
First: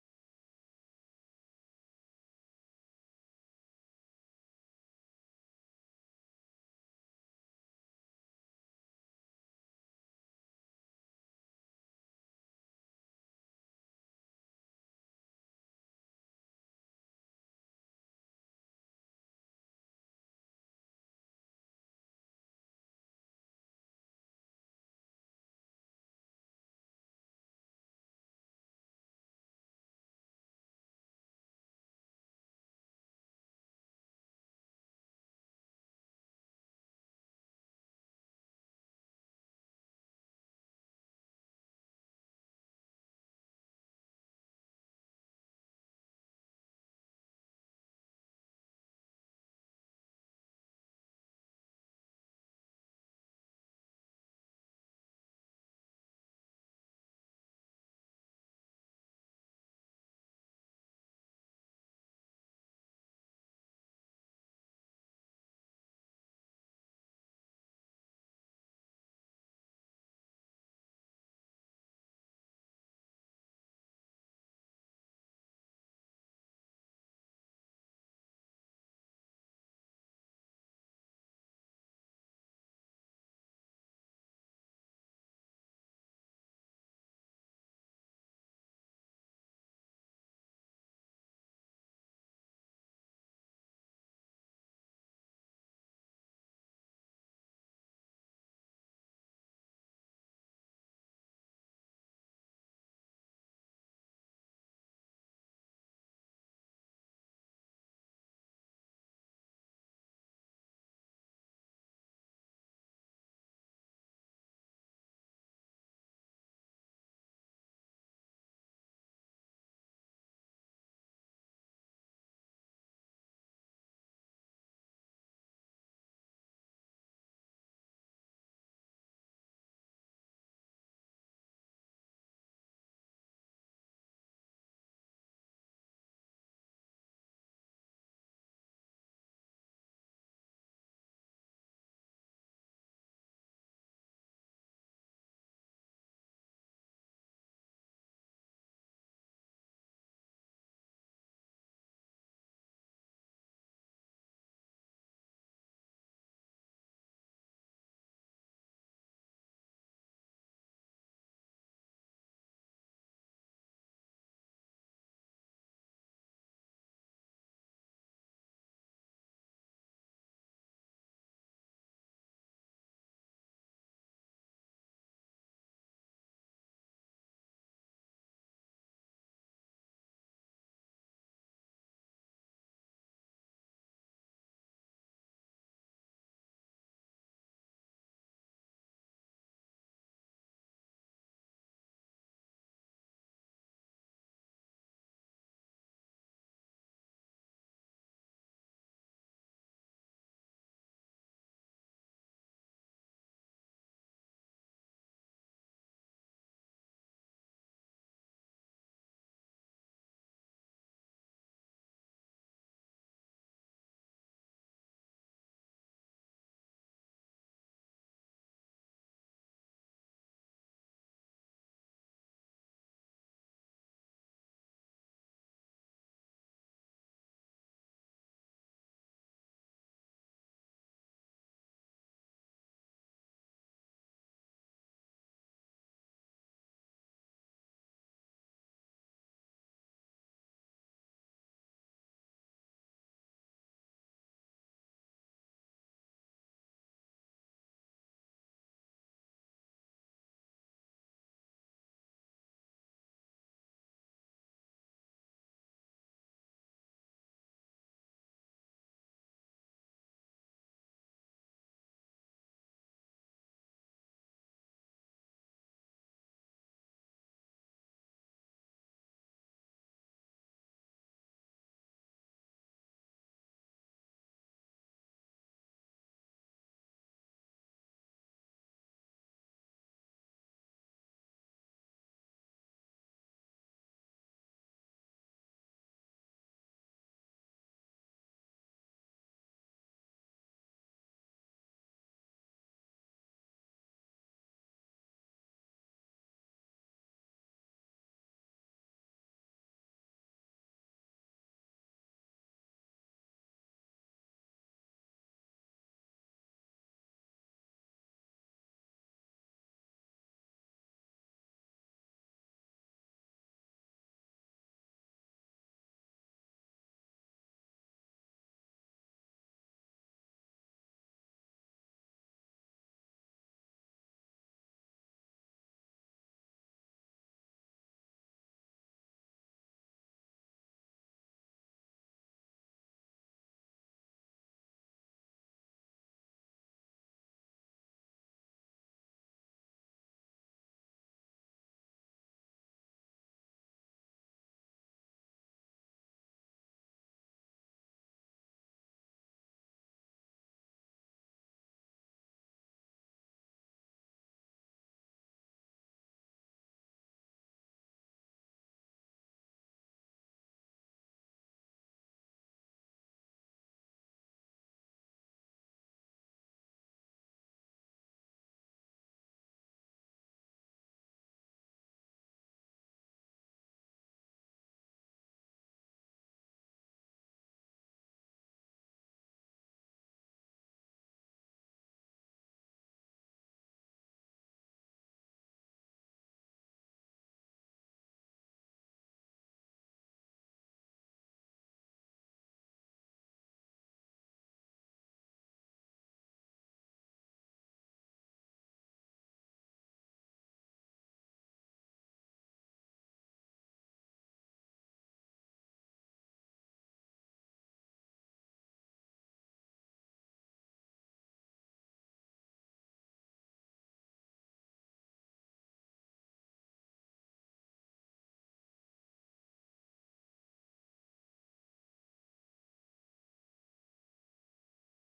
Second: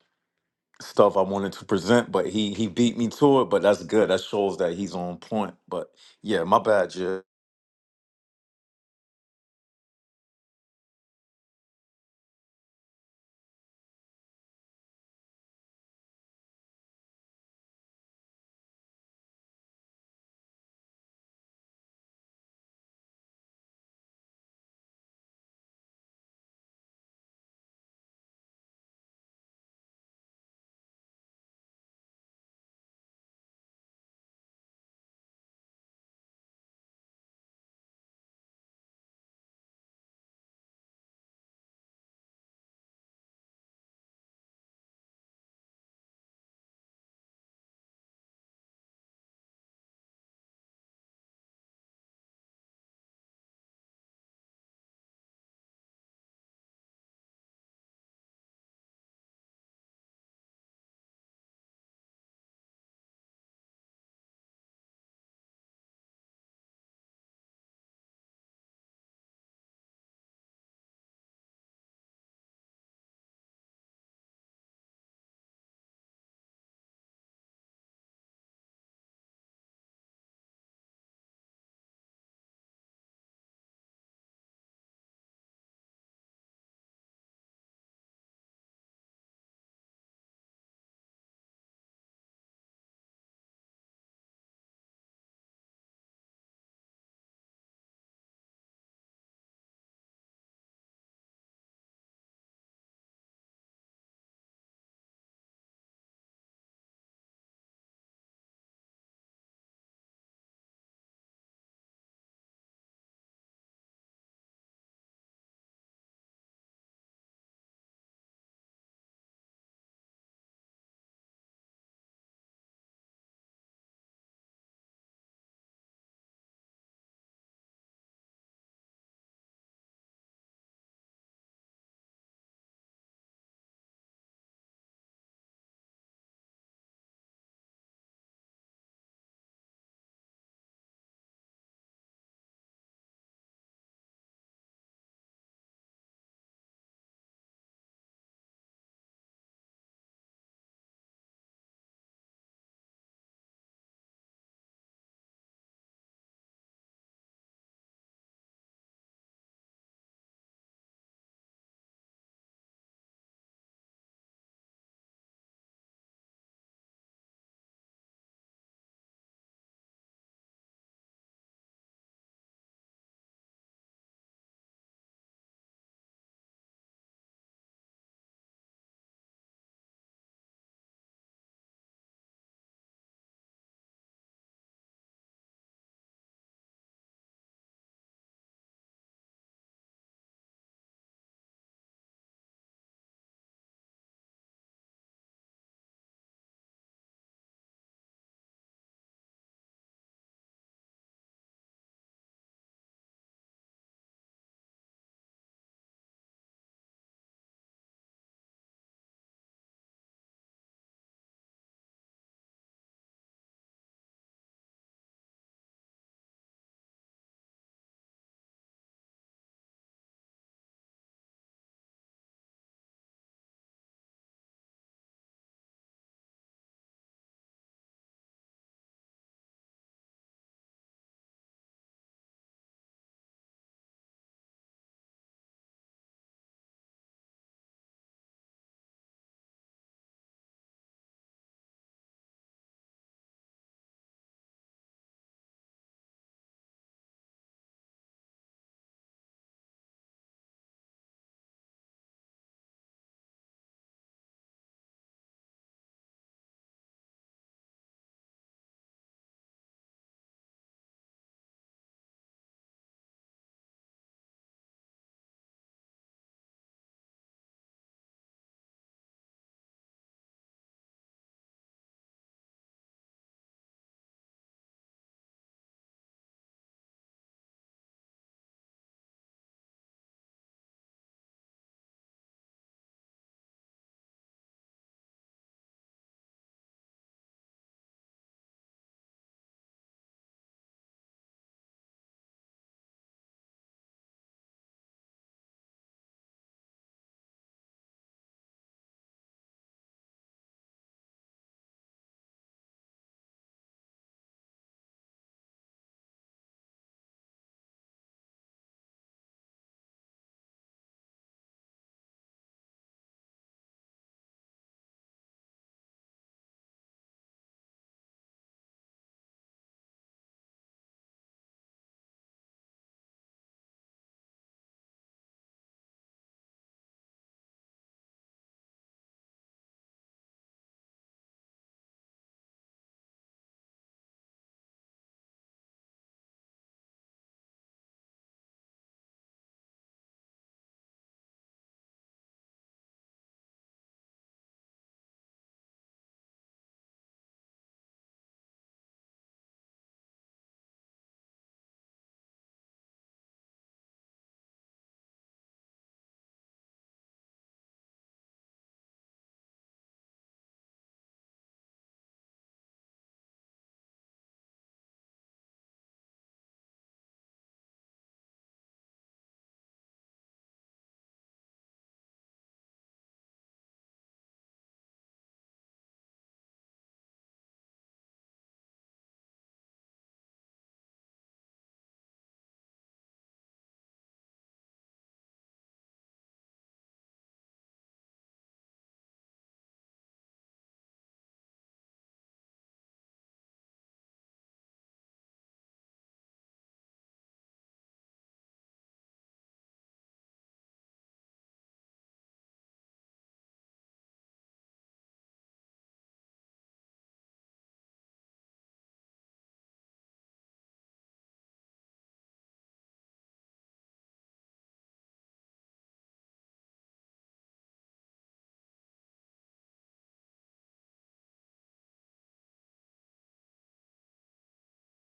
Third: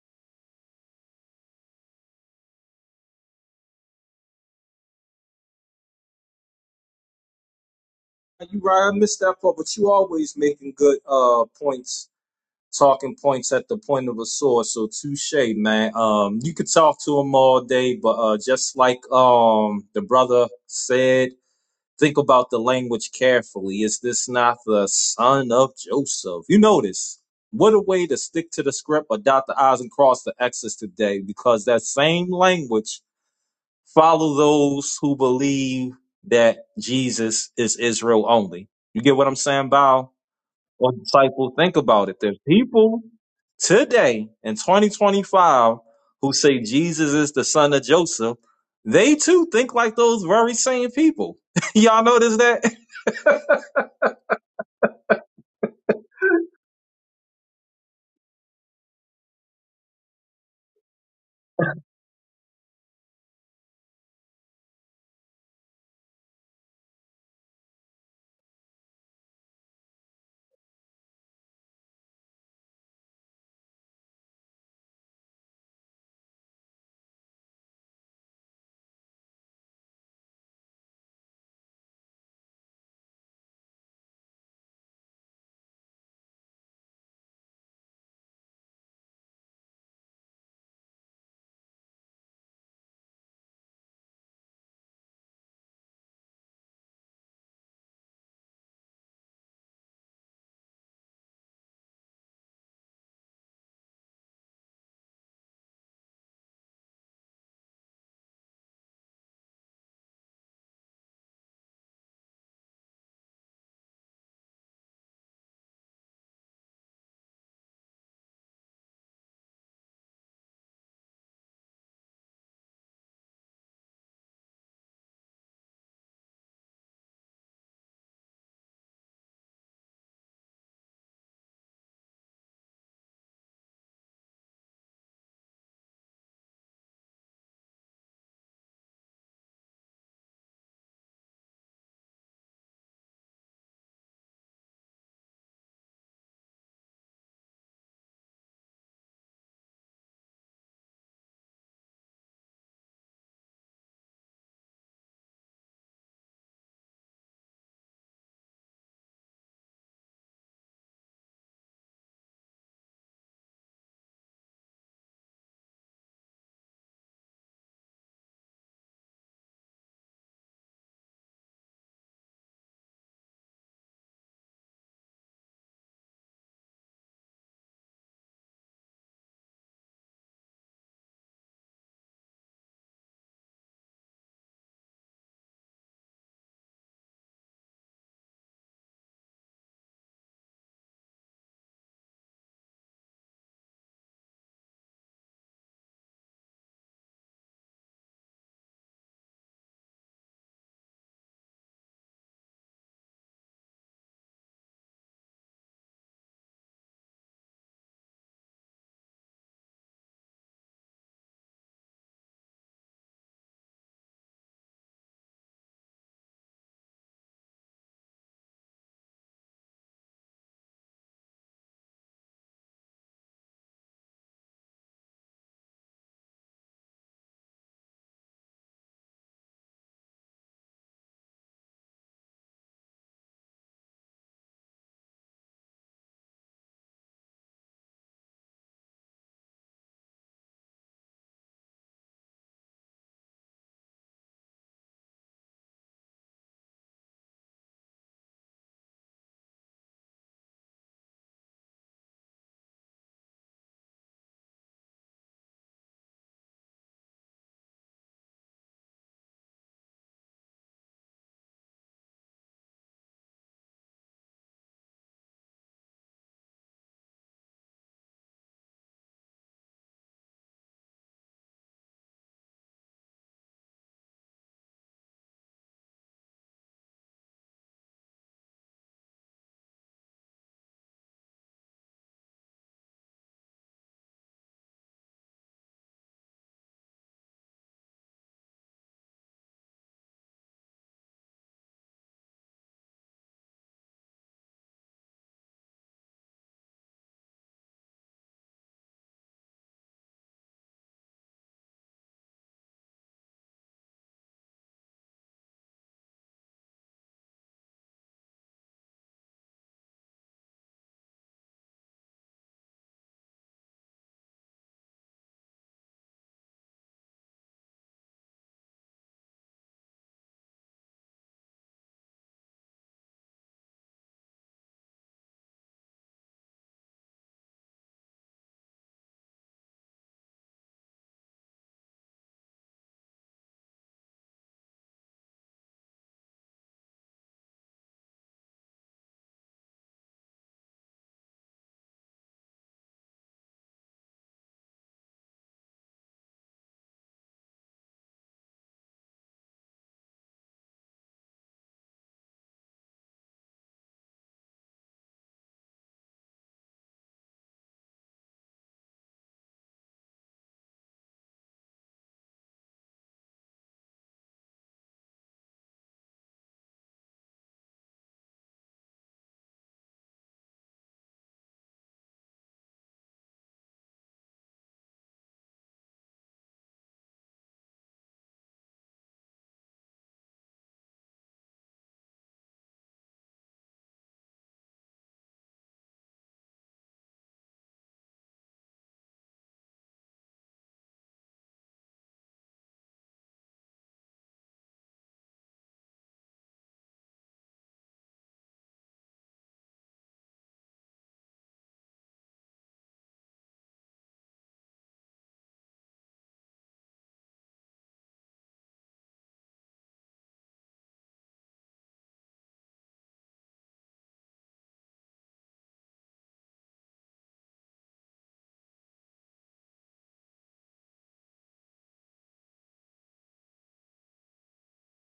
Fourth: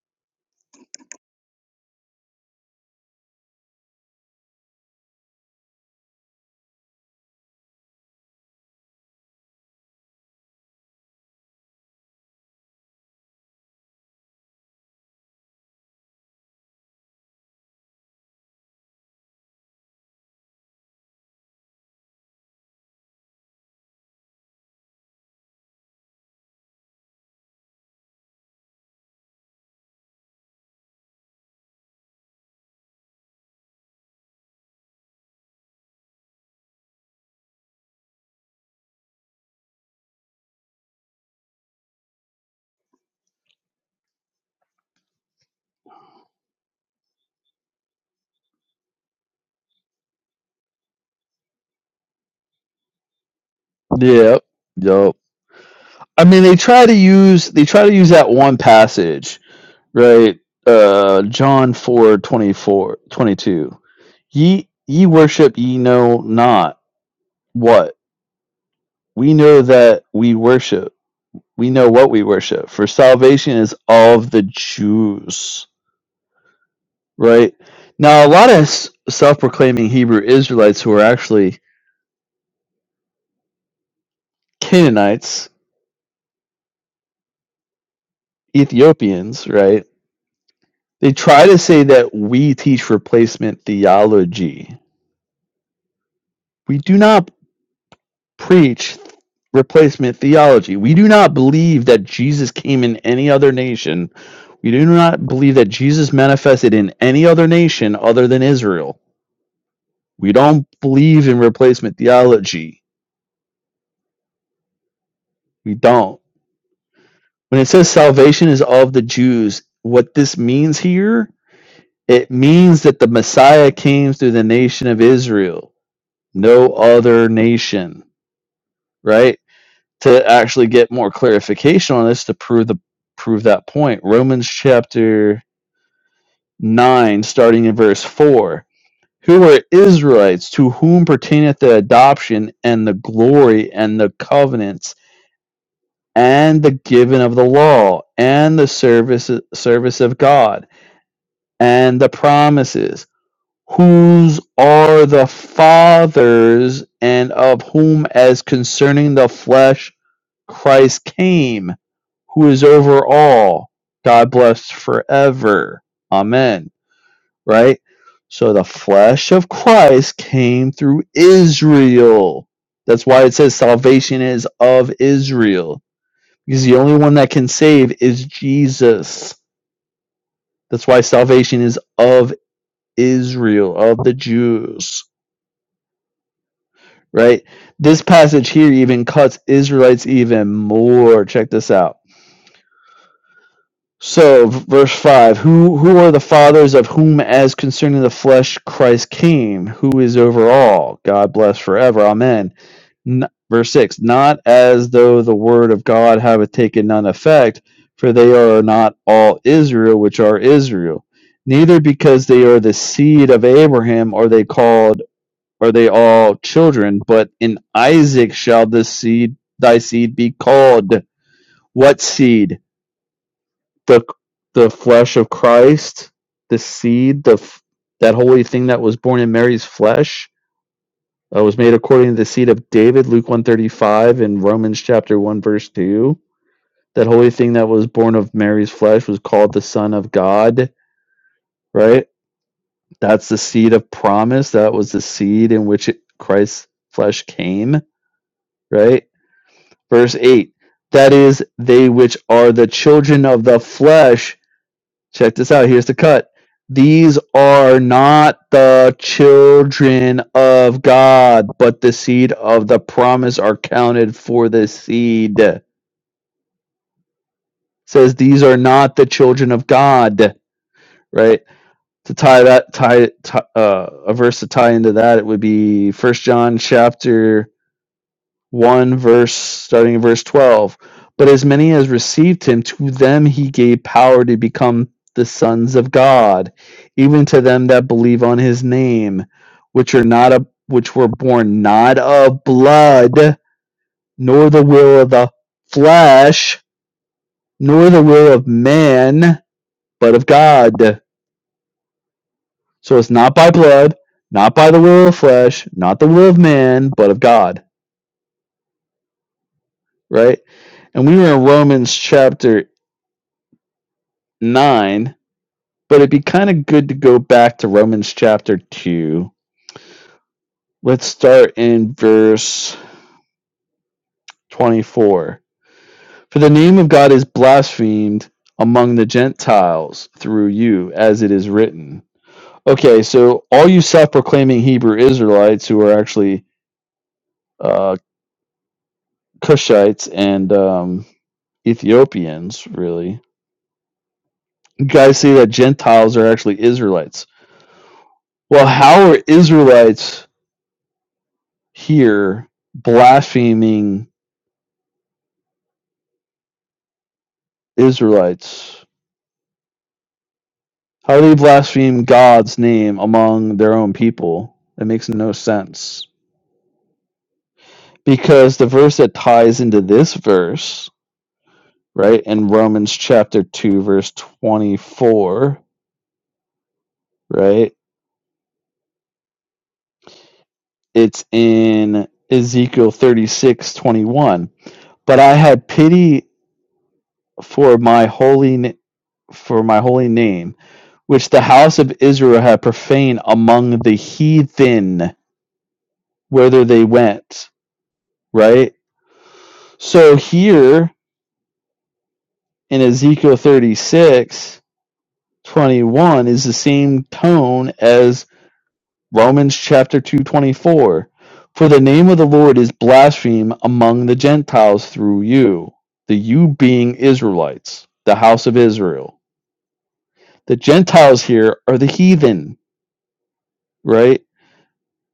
stuff I wanted to present, but he he beat me to it. But that's good. That shows that he's on point. But yeah, my bad, yeah. You right, I missed that part, but you always making good uh points, talking points at the point of a sword. So touche, man. Um, you could talk to him all day, but uh, just like um the brother said. Think about the language carefully. Is this not the son of Joseph? You notice what a way to stick to the script or dot the I's and cross the X's today, because that same language follow those who believe that Jesus is Israel only. You get what I'm saying, Bow? Or disciple, think about it. There's people today in 2025 who say Jesus is the son of Joseph. They too think like those very same people. Y'all notice that? Yep, yep. I mean, they try to use they try to use that one passage, right? Uh, John four twenty four twenty two. Ye ye worship ye know not what We know that we worship. We know what we worship. For salvation is all of the Jews, right? Now, a lot of self proclaiming Hebrew Israelites who are actually Canaanites, Ethiopians, right? They try to say that we teach replacement theology. We do not preach replacement theology. We do not believe that Jesus came in any other nation. We do not believe that Jesus manifested in any other nation other than Israel. We don't believe in replacement theology. We don't. When it says salvation is of the Jews, what this means here, it means that the Messiah came through the nation of Israel, no other nation, right? To actually get more clarification on this to prove the prove that point. Romans chapter 9 starting in verse 4. Who are Israelites to whom pertaineth the adoption and the glory and the covenants and the giving of the law and the service service of God and the promises whose are the fathers and of whom as concerning the flesh Christ came who is over all God bless forever amen right so the flesh of Christ came through Israel that's why it says salvation is of Israel because the only one that can save is Jesus. That's why salvation is of Israel, of the Jews, right? This passage here even cuts Israelites even more. Check this out. So, verse 5 Who who are the fathers of whom, as concerning the flesh, Christ came, who is over all? God bless forever. Amen. N- verse 6 Not as though the word of God have taken none effect, for they are not all Israel, which are Israel. Neither because they are the seed of Abraham are they called, are they all children, but in Isaac shall this seed, thy seed be called. What seed? the the flesh of Christ, the seed, the that holy thing that was born in Mary's flesh, uh, was made according to the seed of David, Luke one thirty five, and Romans chapter one verse two. That holy thing that was born of Mary's flesh was called the Son of God. Right, that's the seed of promise. That was the seed in which it, Christ's flesh came. Right, verse eight. That is, they which are the children of the flesh check this out. Here's the cut. These are not the children of God, but the seed of the promise are counted for the seed. It says these are not the children of God, right? To tie that tie, tie uh, a verse to tie into that, it would be First John chapter 1 verse starting in verse 12 but as many as received him to them he gave power to become the sons of god even to them that believe on his name which are not a, which were born not of blood nor the will of the flesh nor the will of man but of god so it's not by blood not by the will of flesh not the will of man but of god right and we were in romans chapter 9 But it'd be kind of good to go back to Romans chapter 2. Let's start in verse 24. For the name of God is blasphemed among the Gentiles through you, as it is written. Okay, so all you self proclaiming Hebrew Israelites who are actually uh, Cushites and um, Ethiopians, really, you guys say that Gentiles are actually Israelites. Well, how are Israelites here blaspheming Israelites. How do they blaspheme God's name among their own people? That makes no sense. Because the verse that ties into this verse, right, in Romans chapter 2, verse 24, right, it's in Ezekiel 36, 21. But I had pity for my holy na- for my holy name, which the house of Israel had profaned among the heathen, whither they went, right? So here in Ezekiel 36 21 is the same tone as Romans chapter 2 24, For the name of the Lord is blasphemed among the Gentiles through you, the you being Israelites, the house of Israel. The Gentiles here are the heathen, right?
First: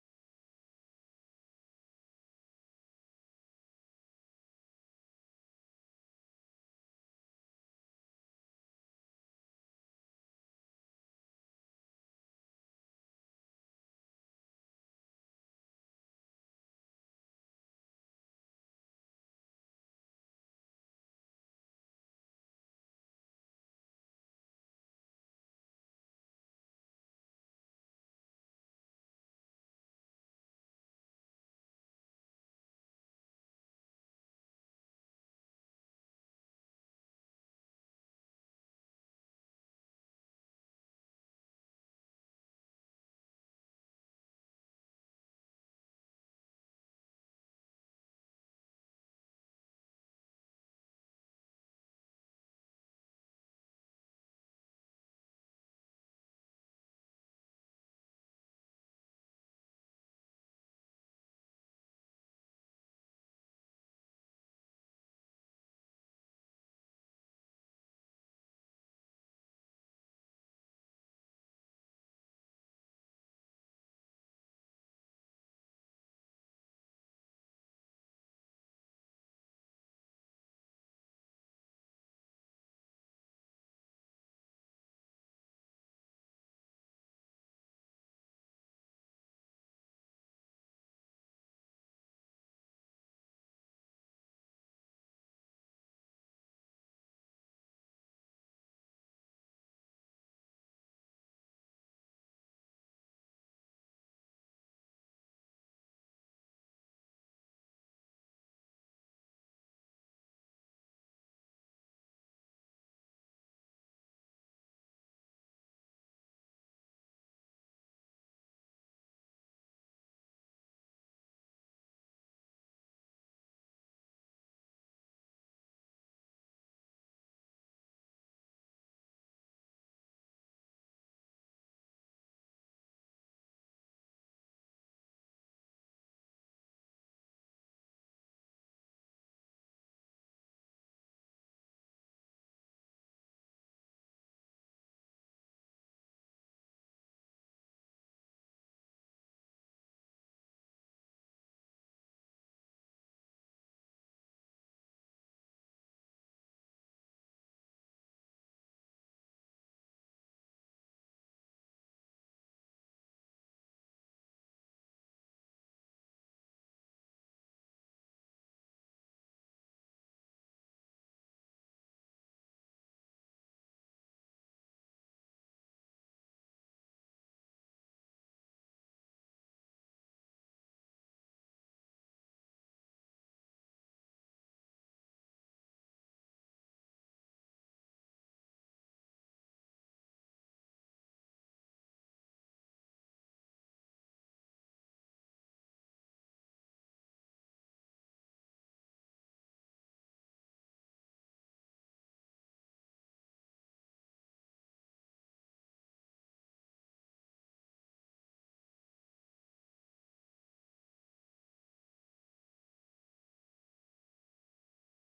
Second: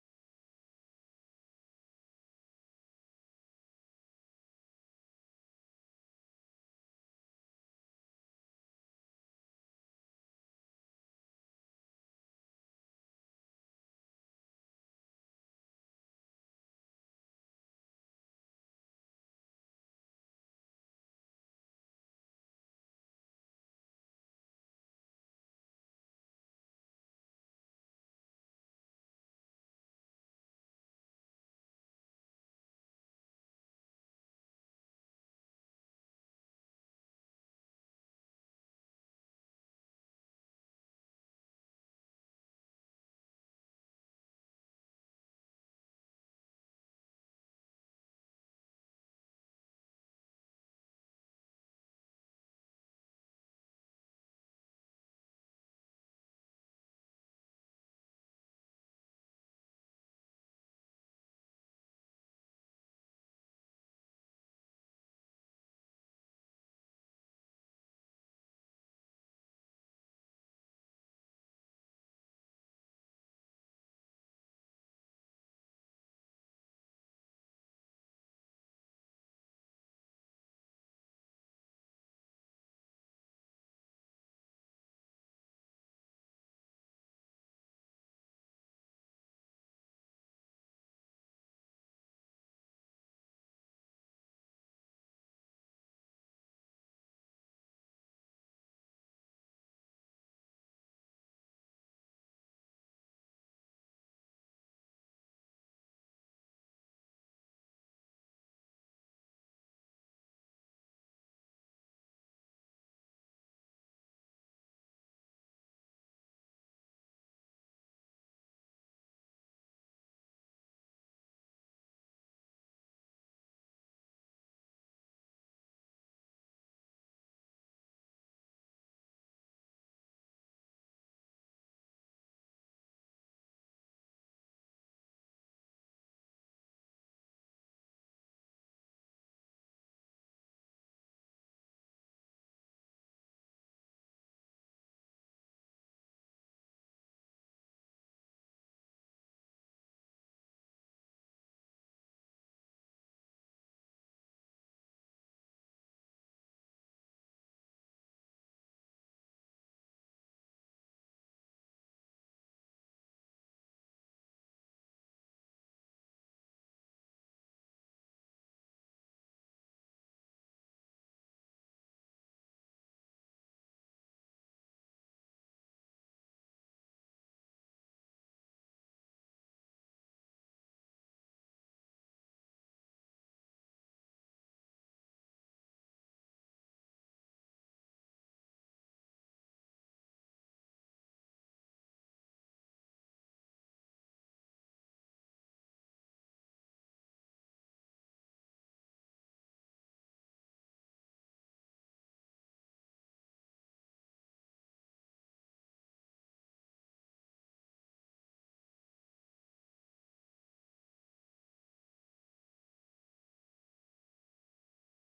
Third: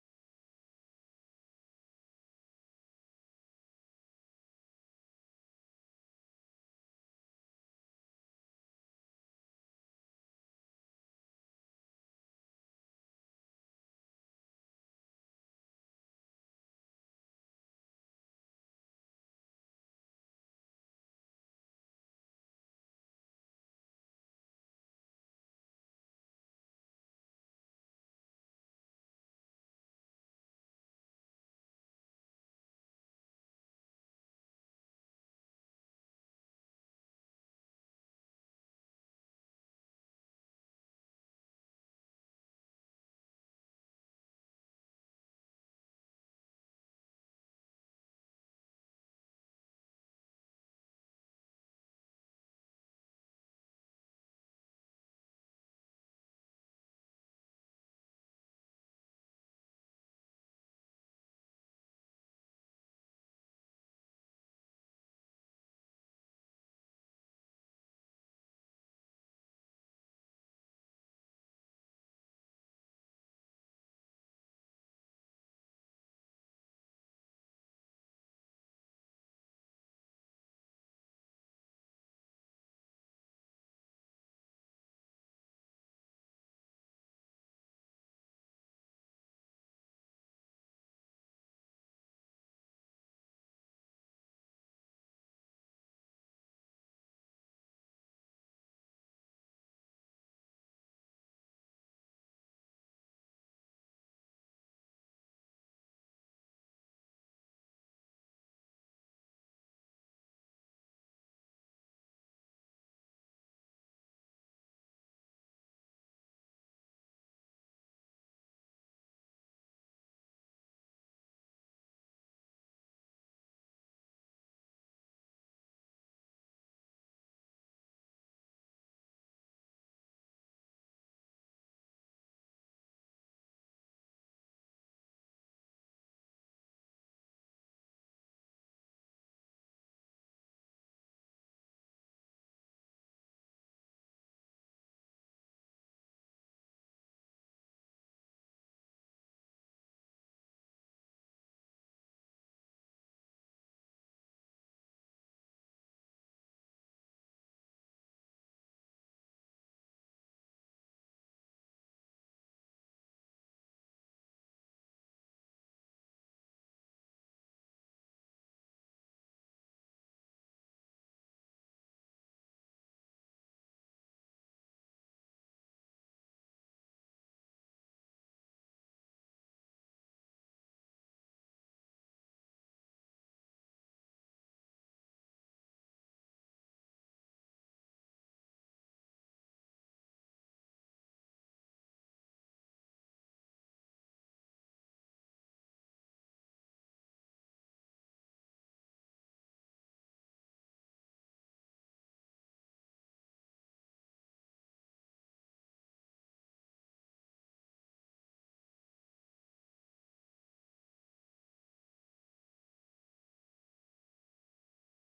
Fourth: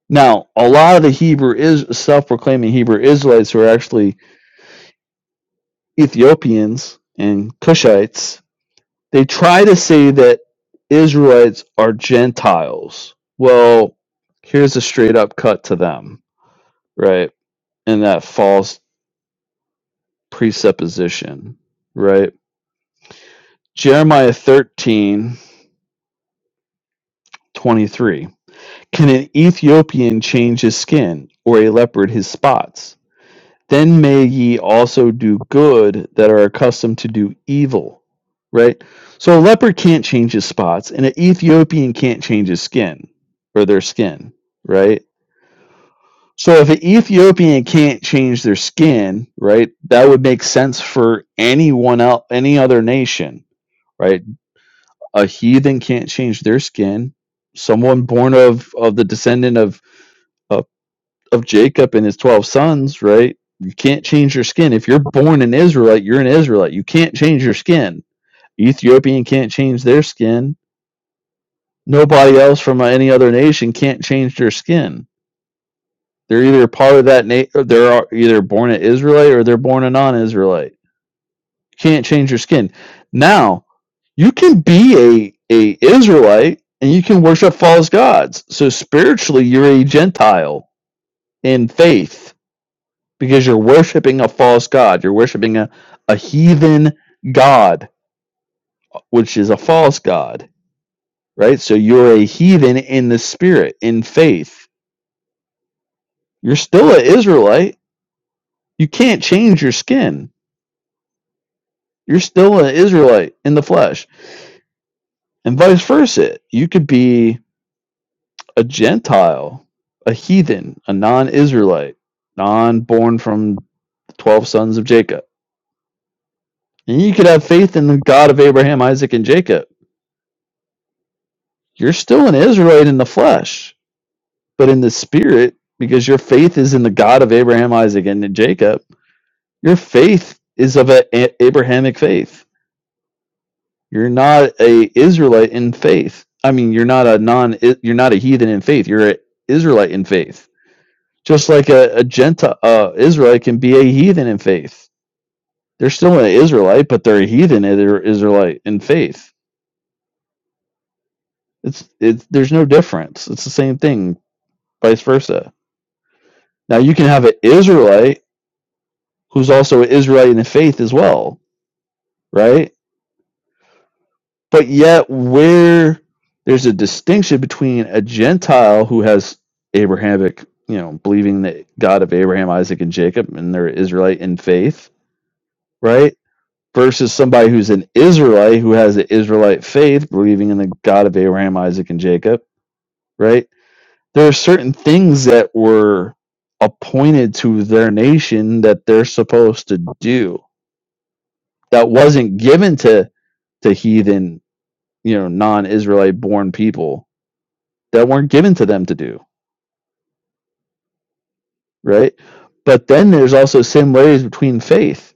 Now, a lot of the Hebrew is self proclaiming Hebrew Israelites who are actually Ethiopians and Cushites They try to say that Israelites are Gentiles. Well, here's a straight up cut to them, right? And that false presupposition, right? Jeremiah 13 23. Can an Ethiopian change his skin or a leopard his spots? then may ye also do good that are accustomed to do evil. Right? So a leopard can't change his spots, and an Ethiopian can't change his skin or their skin, right? So if an Ethiopian can't change their skin, right, that would make sense for anyone else, any other nation, right? A heathen can't change their skin. Someone born of of the descendant of of of Jacob and his 12 sons, right? You can't change your skin. If you're born an Israelite, you're an Israelite. You can't change your skin. Ethiopian can't change their skin. Nobody else from any other nation can't change their skin. They're either part of that na- they're either born an Israelite or they're born a non-Israelite. You can't change your skin. Now, you can be a a Israelite and you can worship false gods. So spiritually, you're a Gentile in faith because you're worshiping a false god. You're worshiping a, a heathen god, which is a false god, right? So you're a heathen in the spirit, in faith. You're still an Israelite. You can't change your skin. You're still an Israelite in the flesh, and vice versa. You could be a Gentile, a heathen, a non Israelite, non born from the 12 sons of Jacob. And you could have faith in the God of Abraham, Isaac, and Jacob. You're still an Israelite in the flesh but in the spirit, because your faith is in the God of Abraham, Isaac, and Jacob, your faith is of an Abrahamic faith. You're not a Israelite in faith. I mean, you're not a non. You're not a heathen in faith. You're an Israelite in faith. Just like a, a Gentile uh, Israelite can be a heathen in faith. They're still an Israelite, but they're a heathen and they're Israelite in faith. It's it's there's no difference. It's the same thing, vice versa. Now you can have an Israelite who's also an Israelite in faith as well right? But yet, where there's a distinction between a Gentile who has Abrahamic, you know, believing the God of Abraham, Isaac, and Jacob, and they're Israelite in faith, right? Versus somebody who's an Israelite who has an Israelite faith, believing in the God of Abraham, Isaac, and Jacob, right? There are certain things that were appointed to their nation that they're supposed to do that wasn't given to to heathen, you know, non-Israelite born people that weren't given to them to do, right? But then there's also similarities between faith.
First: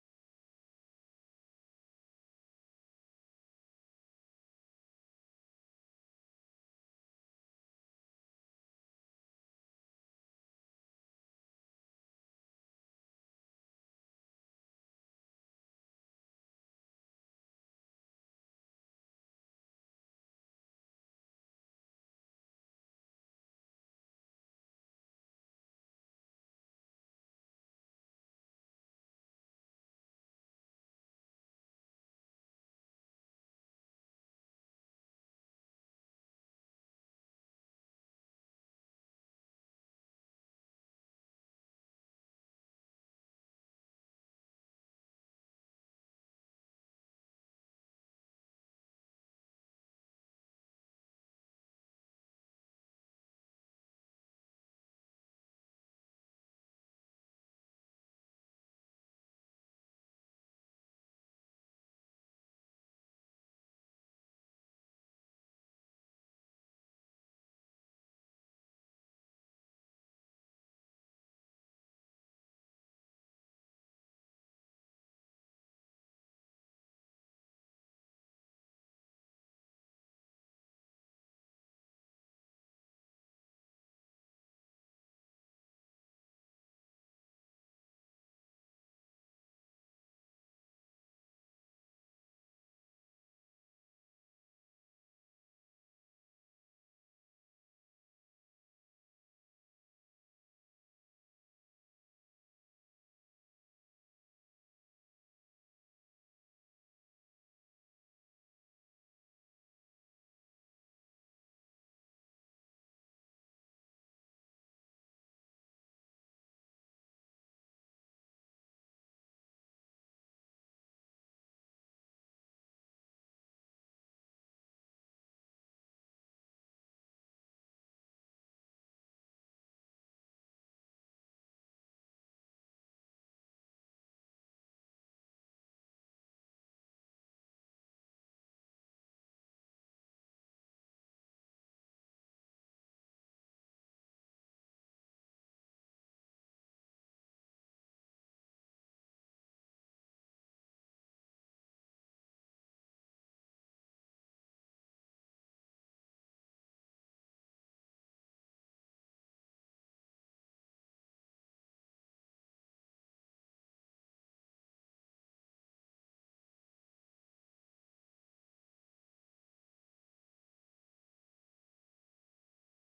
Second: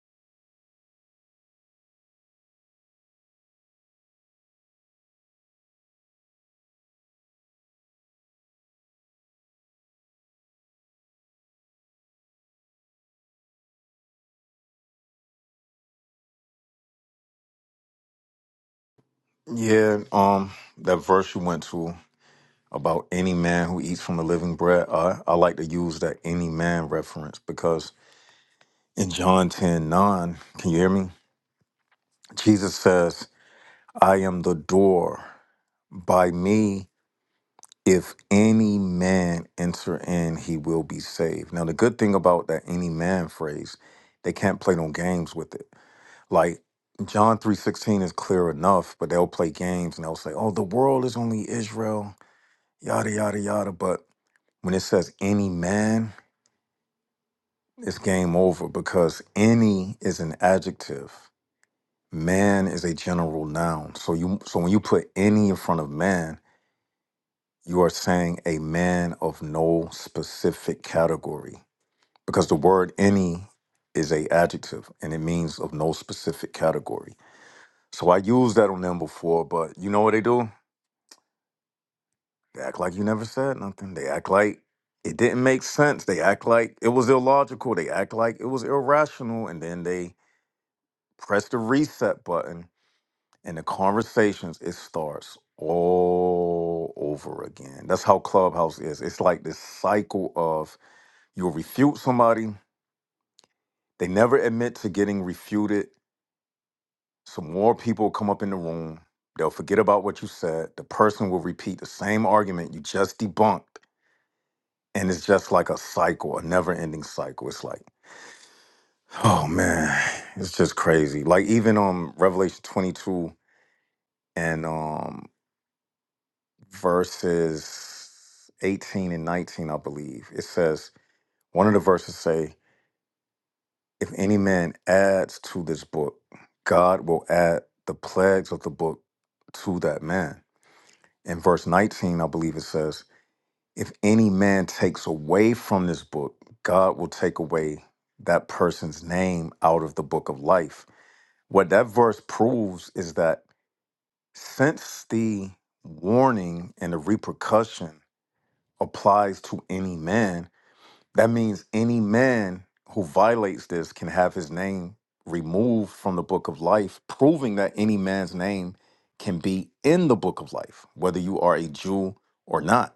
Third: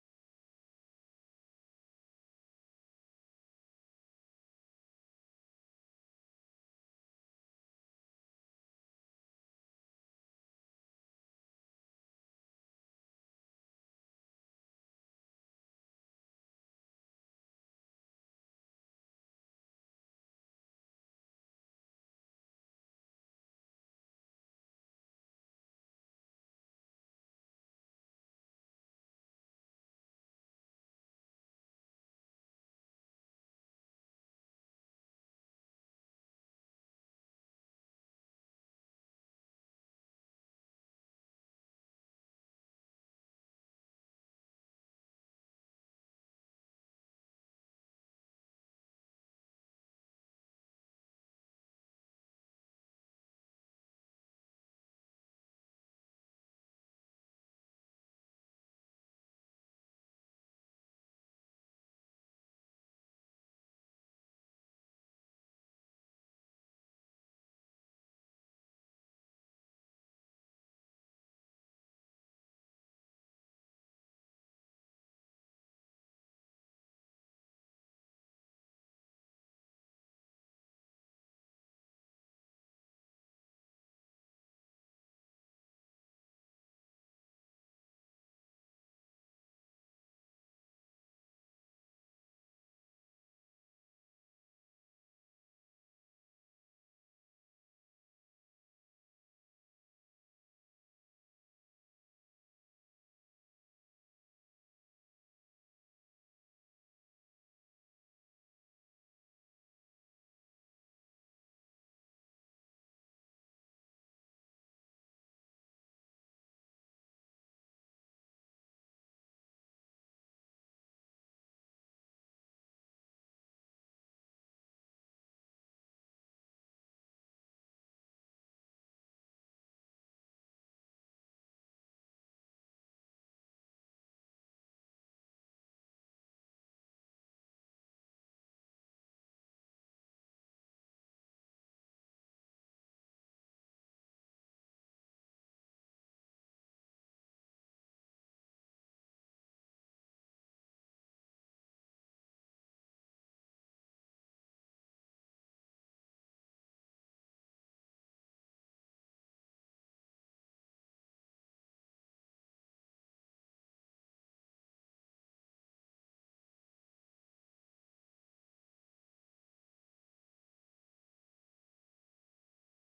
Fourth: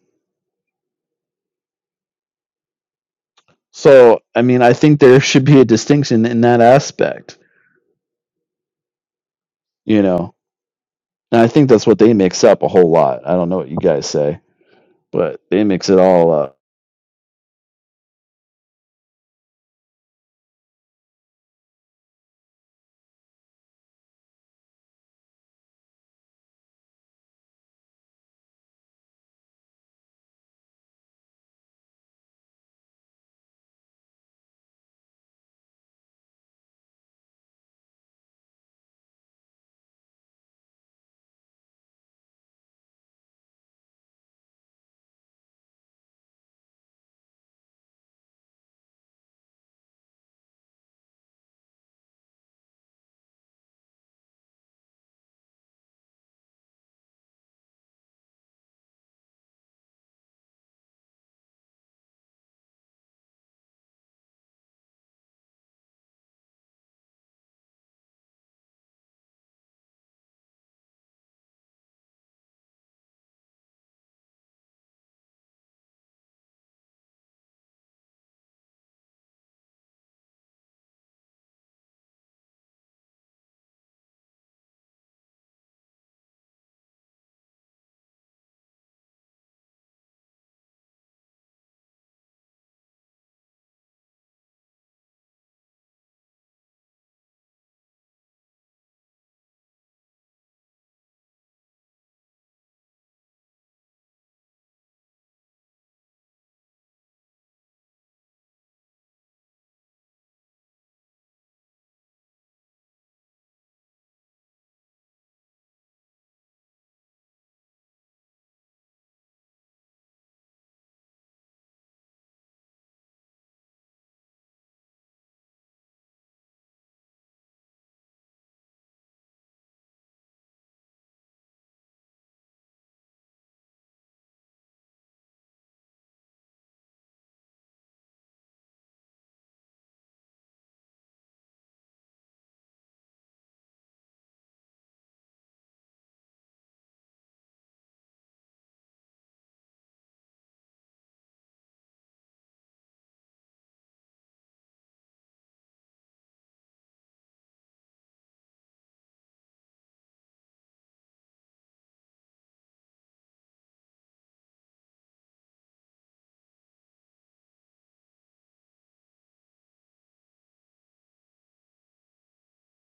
So, I mean, I think there should be a distinction in that aspect, you know. And I think that's what they mix up a whole lot. I don't know what you guys say, but they mix it all up. Yeah. Um, that verse you went to about any man who eats from the living bread. I I like to use that any man reference because In John 10 9, can you hear me? Jesus says, I am the door. By me, if any man enter in, he will be saved. Now, the good thing about that any man phrase, they can't play no games with it. Like John 3.16 is clear enough, but they'll play games and they'll say, oh, the world is only Israel, yada, yada, yada. But when it says any man, it's game over because any is an adjective. Man is a general noun. So you so when you put any in front of man, you are saying a man of no specific category because the word any is a adjective and it means of no specific category. So I used that on them before, but you know what they do? They act like you never said nothing. They act like it didn't make sense. They act like it was illogical. They act like it was irrational and then they press the reset button and the conversations it starts all over again. That's how Clubhouse is. It's like this cycle of you'll refute somebody, they never admit to getting refuted. Some more people come up in the room, they'll forget about what you said. The person will repeat the same argument you just debunked. And it's just like a cycle, a never ending cycle. It's like, oh man, it's just crazy. Like even um Revelation 22 and um verses 18 and 19, I believe. It says, one of the verses say, if any man adds to this book, God will add the plagues of the book to that man. In verse 19, I believe it says, if any man takes away from this book, God will take away that person's name out of the book of life. What that verse proves is that since the warning and the repercussion applies to any man, that means any man who violates this can have his name removed from the book of life, proving that any man's name can be in the book of life, whether you are a Jew or not.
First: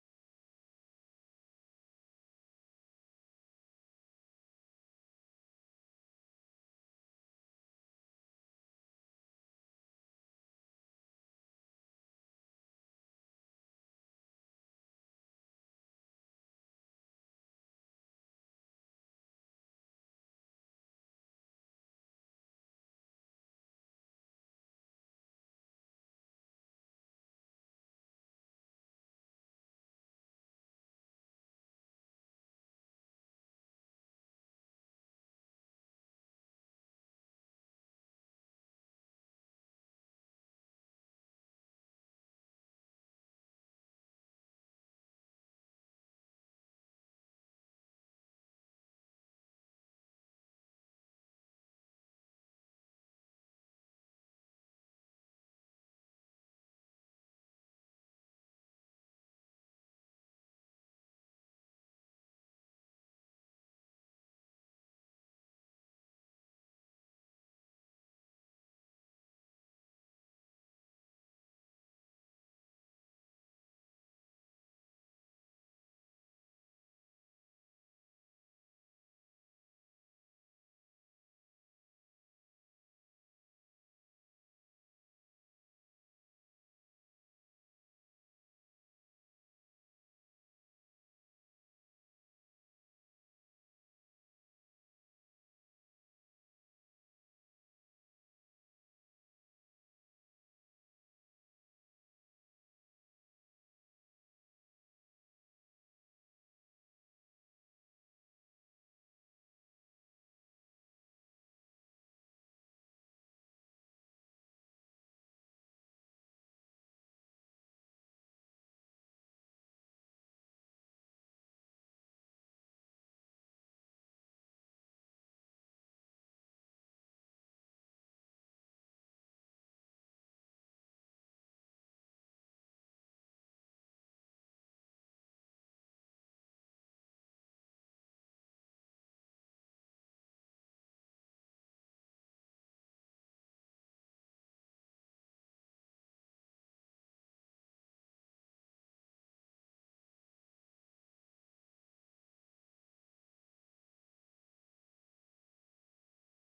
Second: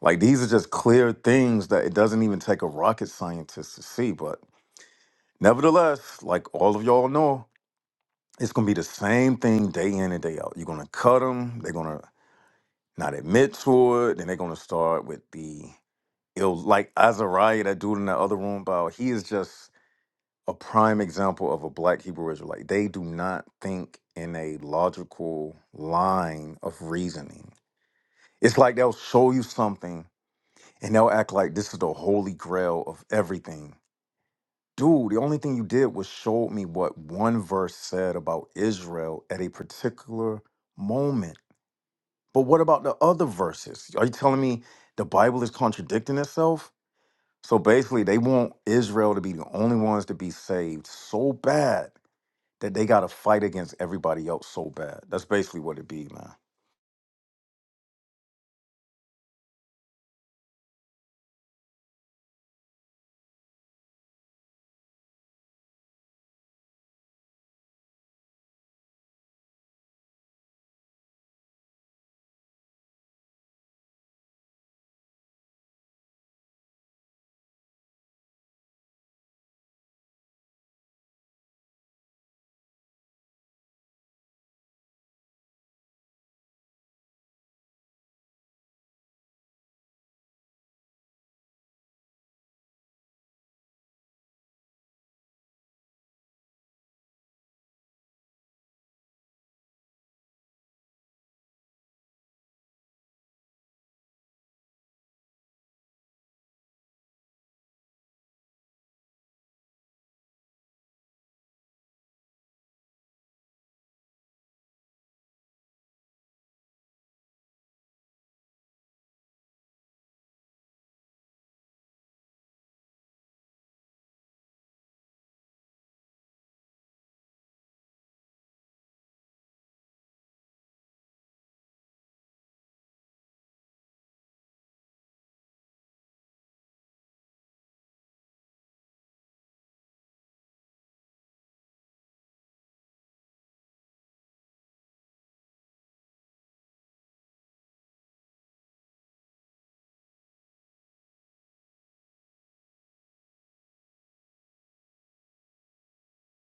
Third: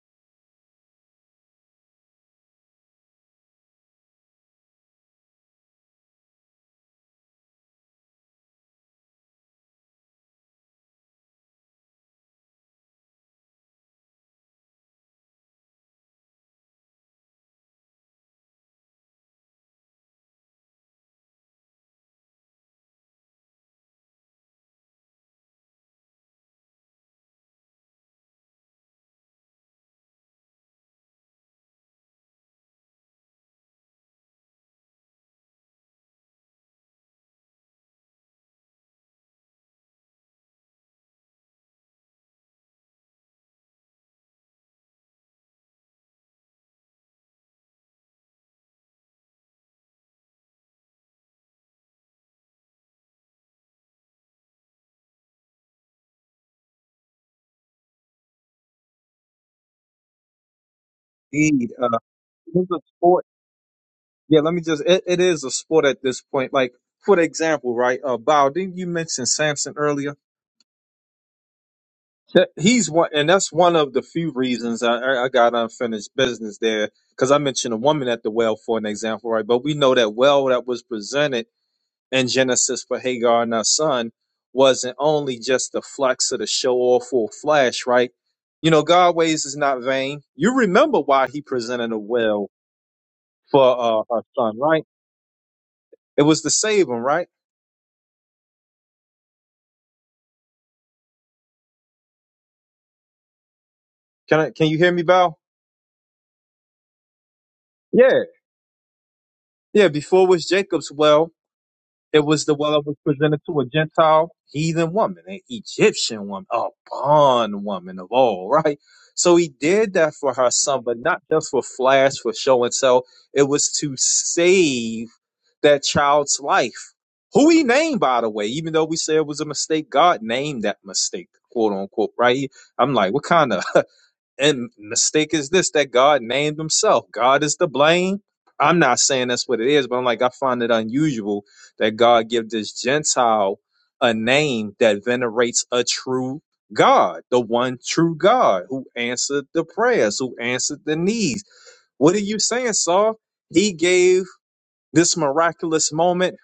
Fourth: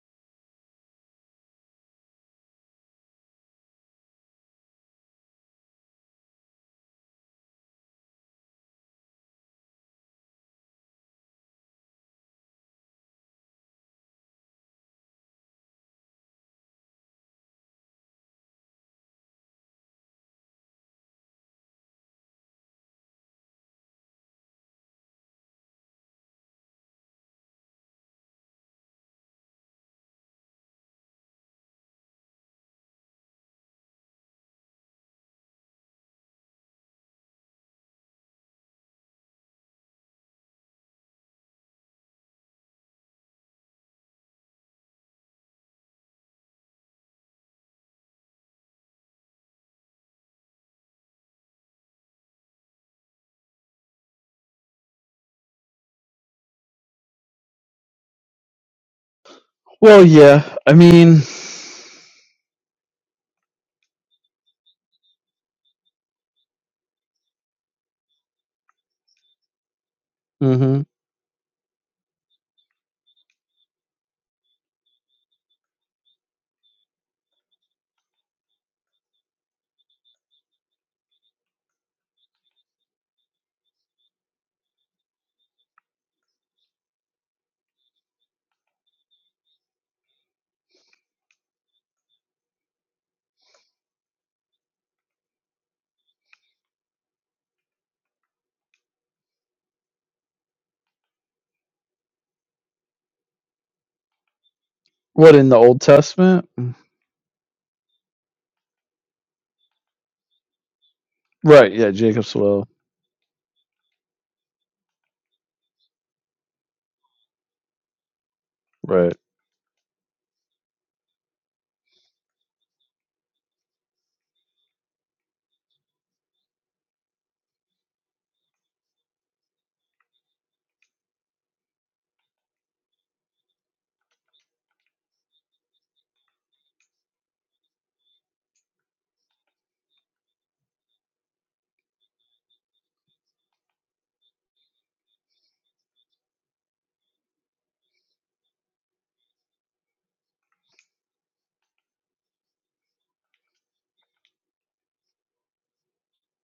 Like these are just clear things that it doesn't even take a rocket scientist to see. But nevertheless, like all of y'all know, it's gonna be the same thing day in and day out. You're gonna cut them, they're gonna not admit to it, then they're gonna start with the yo, like Azariah, that dude in the other room, about he is just a prime example of a black Hebrew Israelite. Like, They do not think in a logical line of reasoning. It's like they'll show you something and they'll act like this is the holy grail of everything. Dude, the only thing you did was show me what one verse said about Israel at a particular moment. But what about the other verses? Are you telling me the Bible is contradicting itself? So basically, they want Israel to be the only ones to be saved so bad that they got to fight against everybody else so bad. That's basically what it be, man. Well, yeah. I mean, Indeed, uh, it's a sport. Yeah, let me just. It, it is a sport at this point. Like for example, right? Uh, Bao, didn't you mention Samson earlier? mhm. That- He's one, and that's one of the few reasons I, I I got unfinished business there because I mentioned a woman at the well for an example, right? But we know that well that was presented in Genesis for Hagar and her son wasn't only just the flex of the show off or flash, right? You know, God ways is not vain. You remember why he presented a well for uh, her son, right? It was to save him, right? Can I, can you hear me, what Val? in the Old Testament? Yeah. Yeah, before it was Jacob's well, Right. Yeah. it Jacob's was the well. well that was presented to a Gentile heathen woman, an Egyptian woman, a bond woman of all, right? Right. So he did that for her son, but not just for flash, for show and sell. It was to save that child's life. Who he named, by the way, even though we said it was a mistake, God named that mistake, quote unquote, right? I'm like, what kind of And mistake is this that God named himself. God is to blame. I'm not saying that's what it is, but I'm like, I find it unusual that God give this Gentile a name that venerates a true God, the one true God who answered the prayers, who answered the needs. What are you saying, Saul? He gave this miraculous moment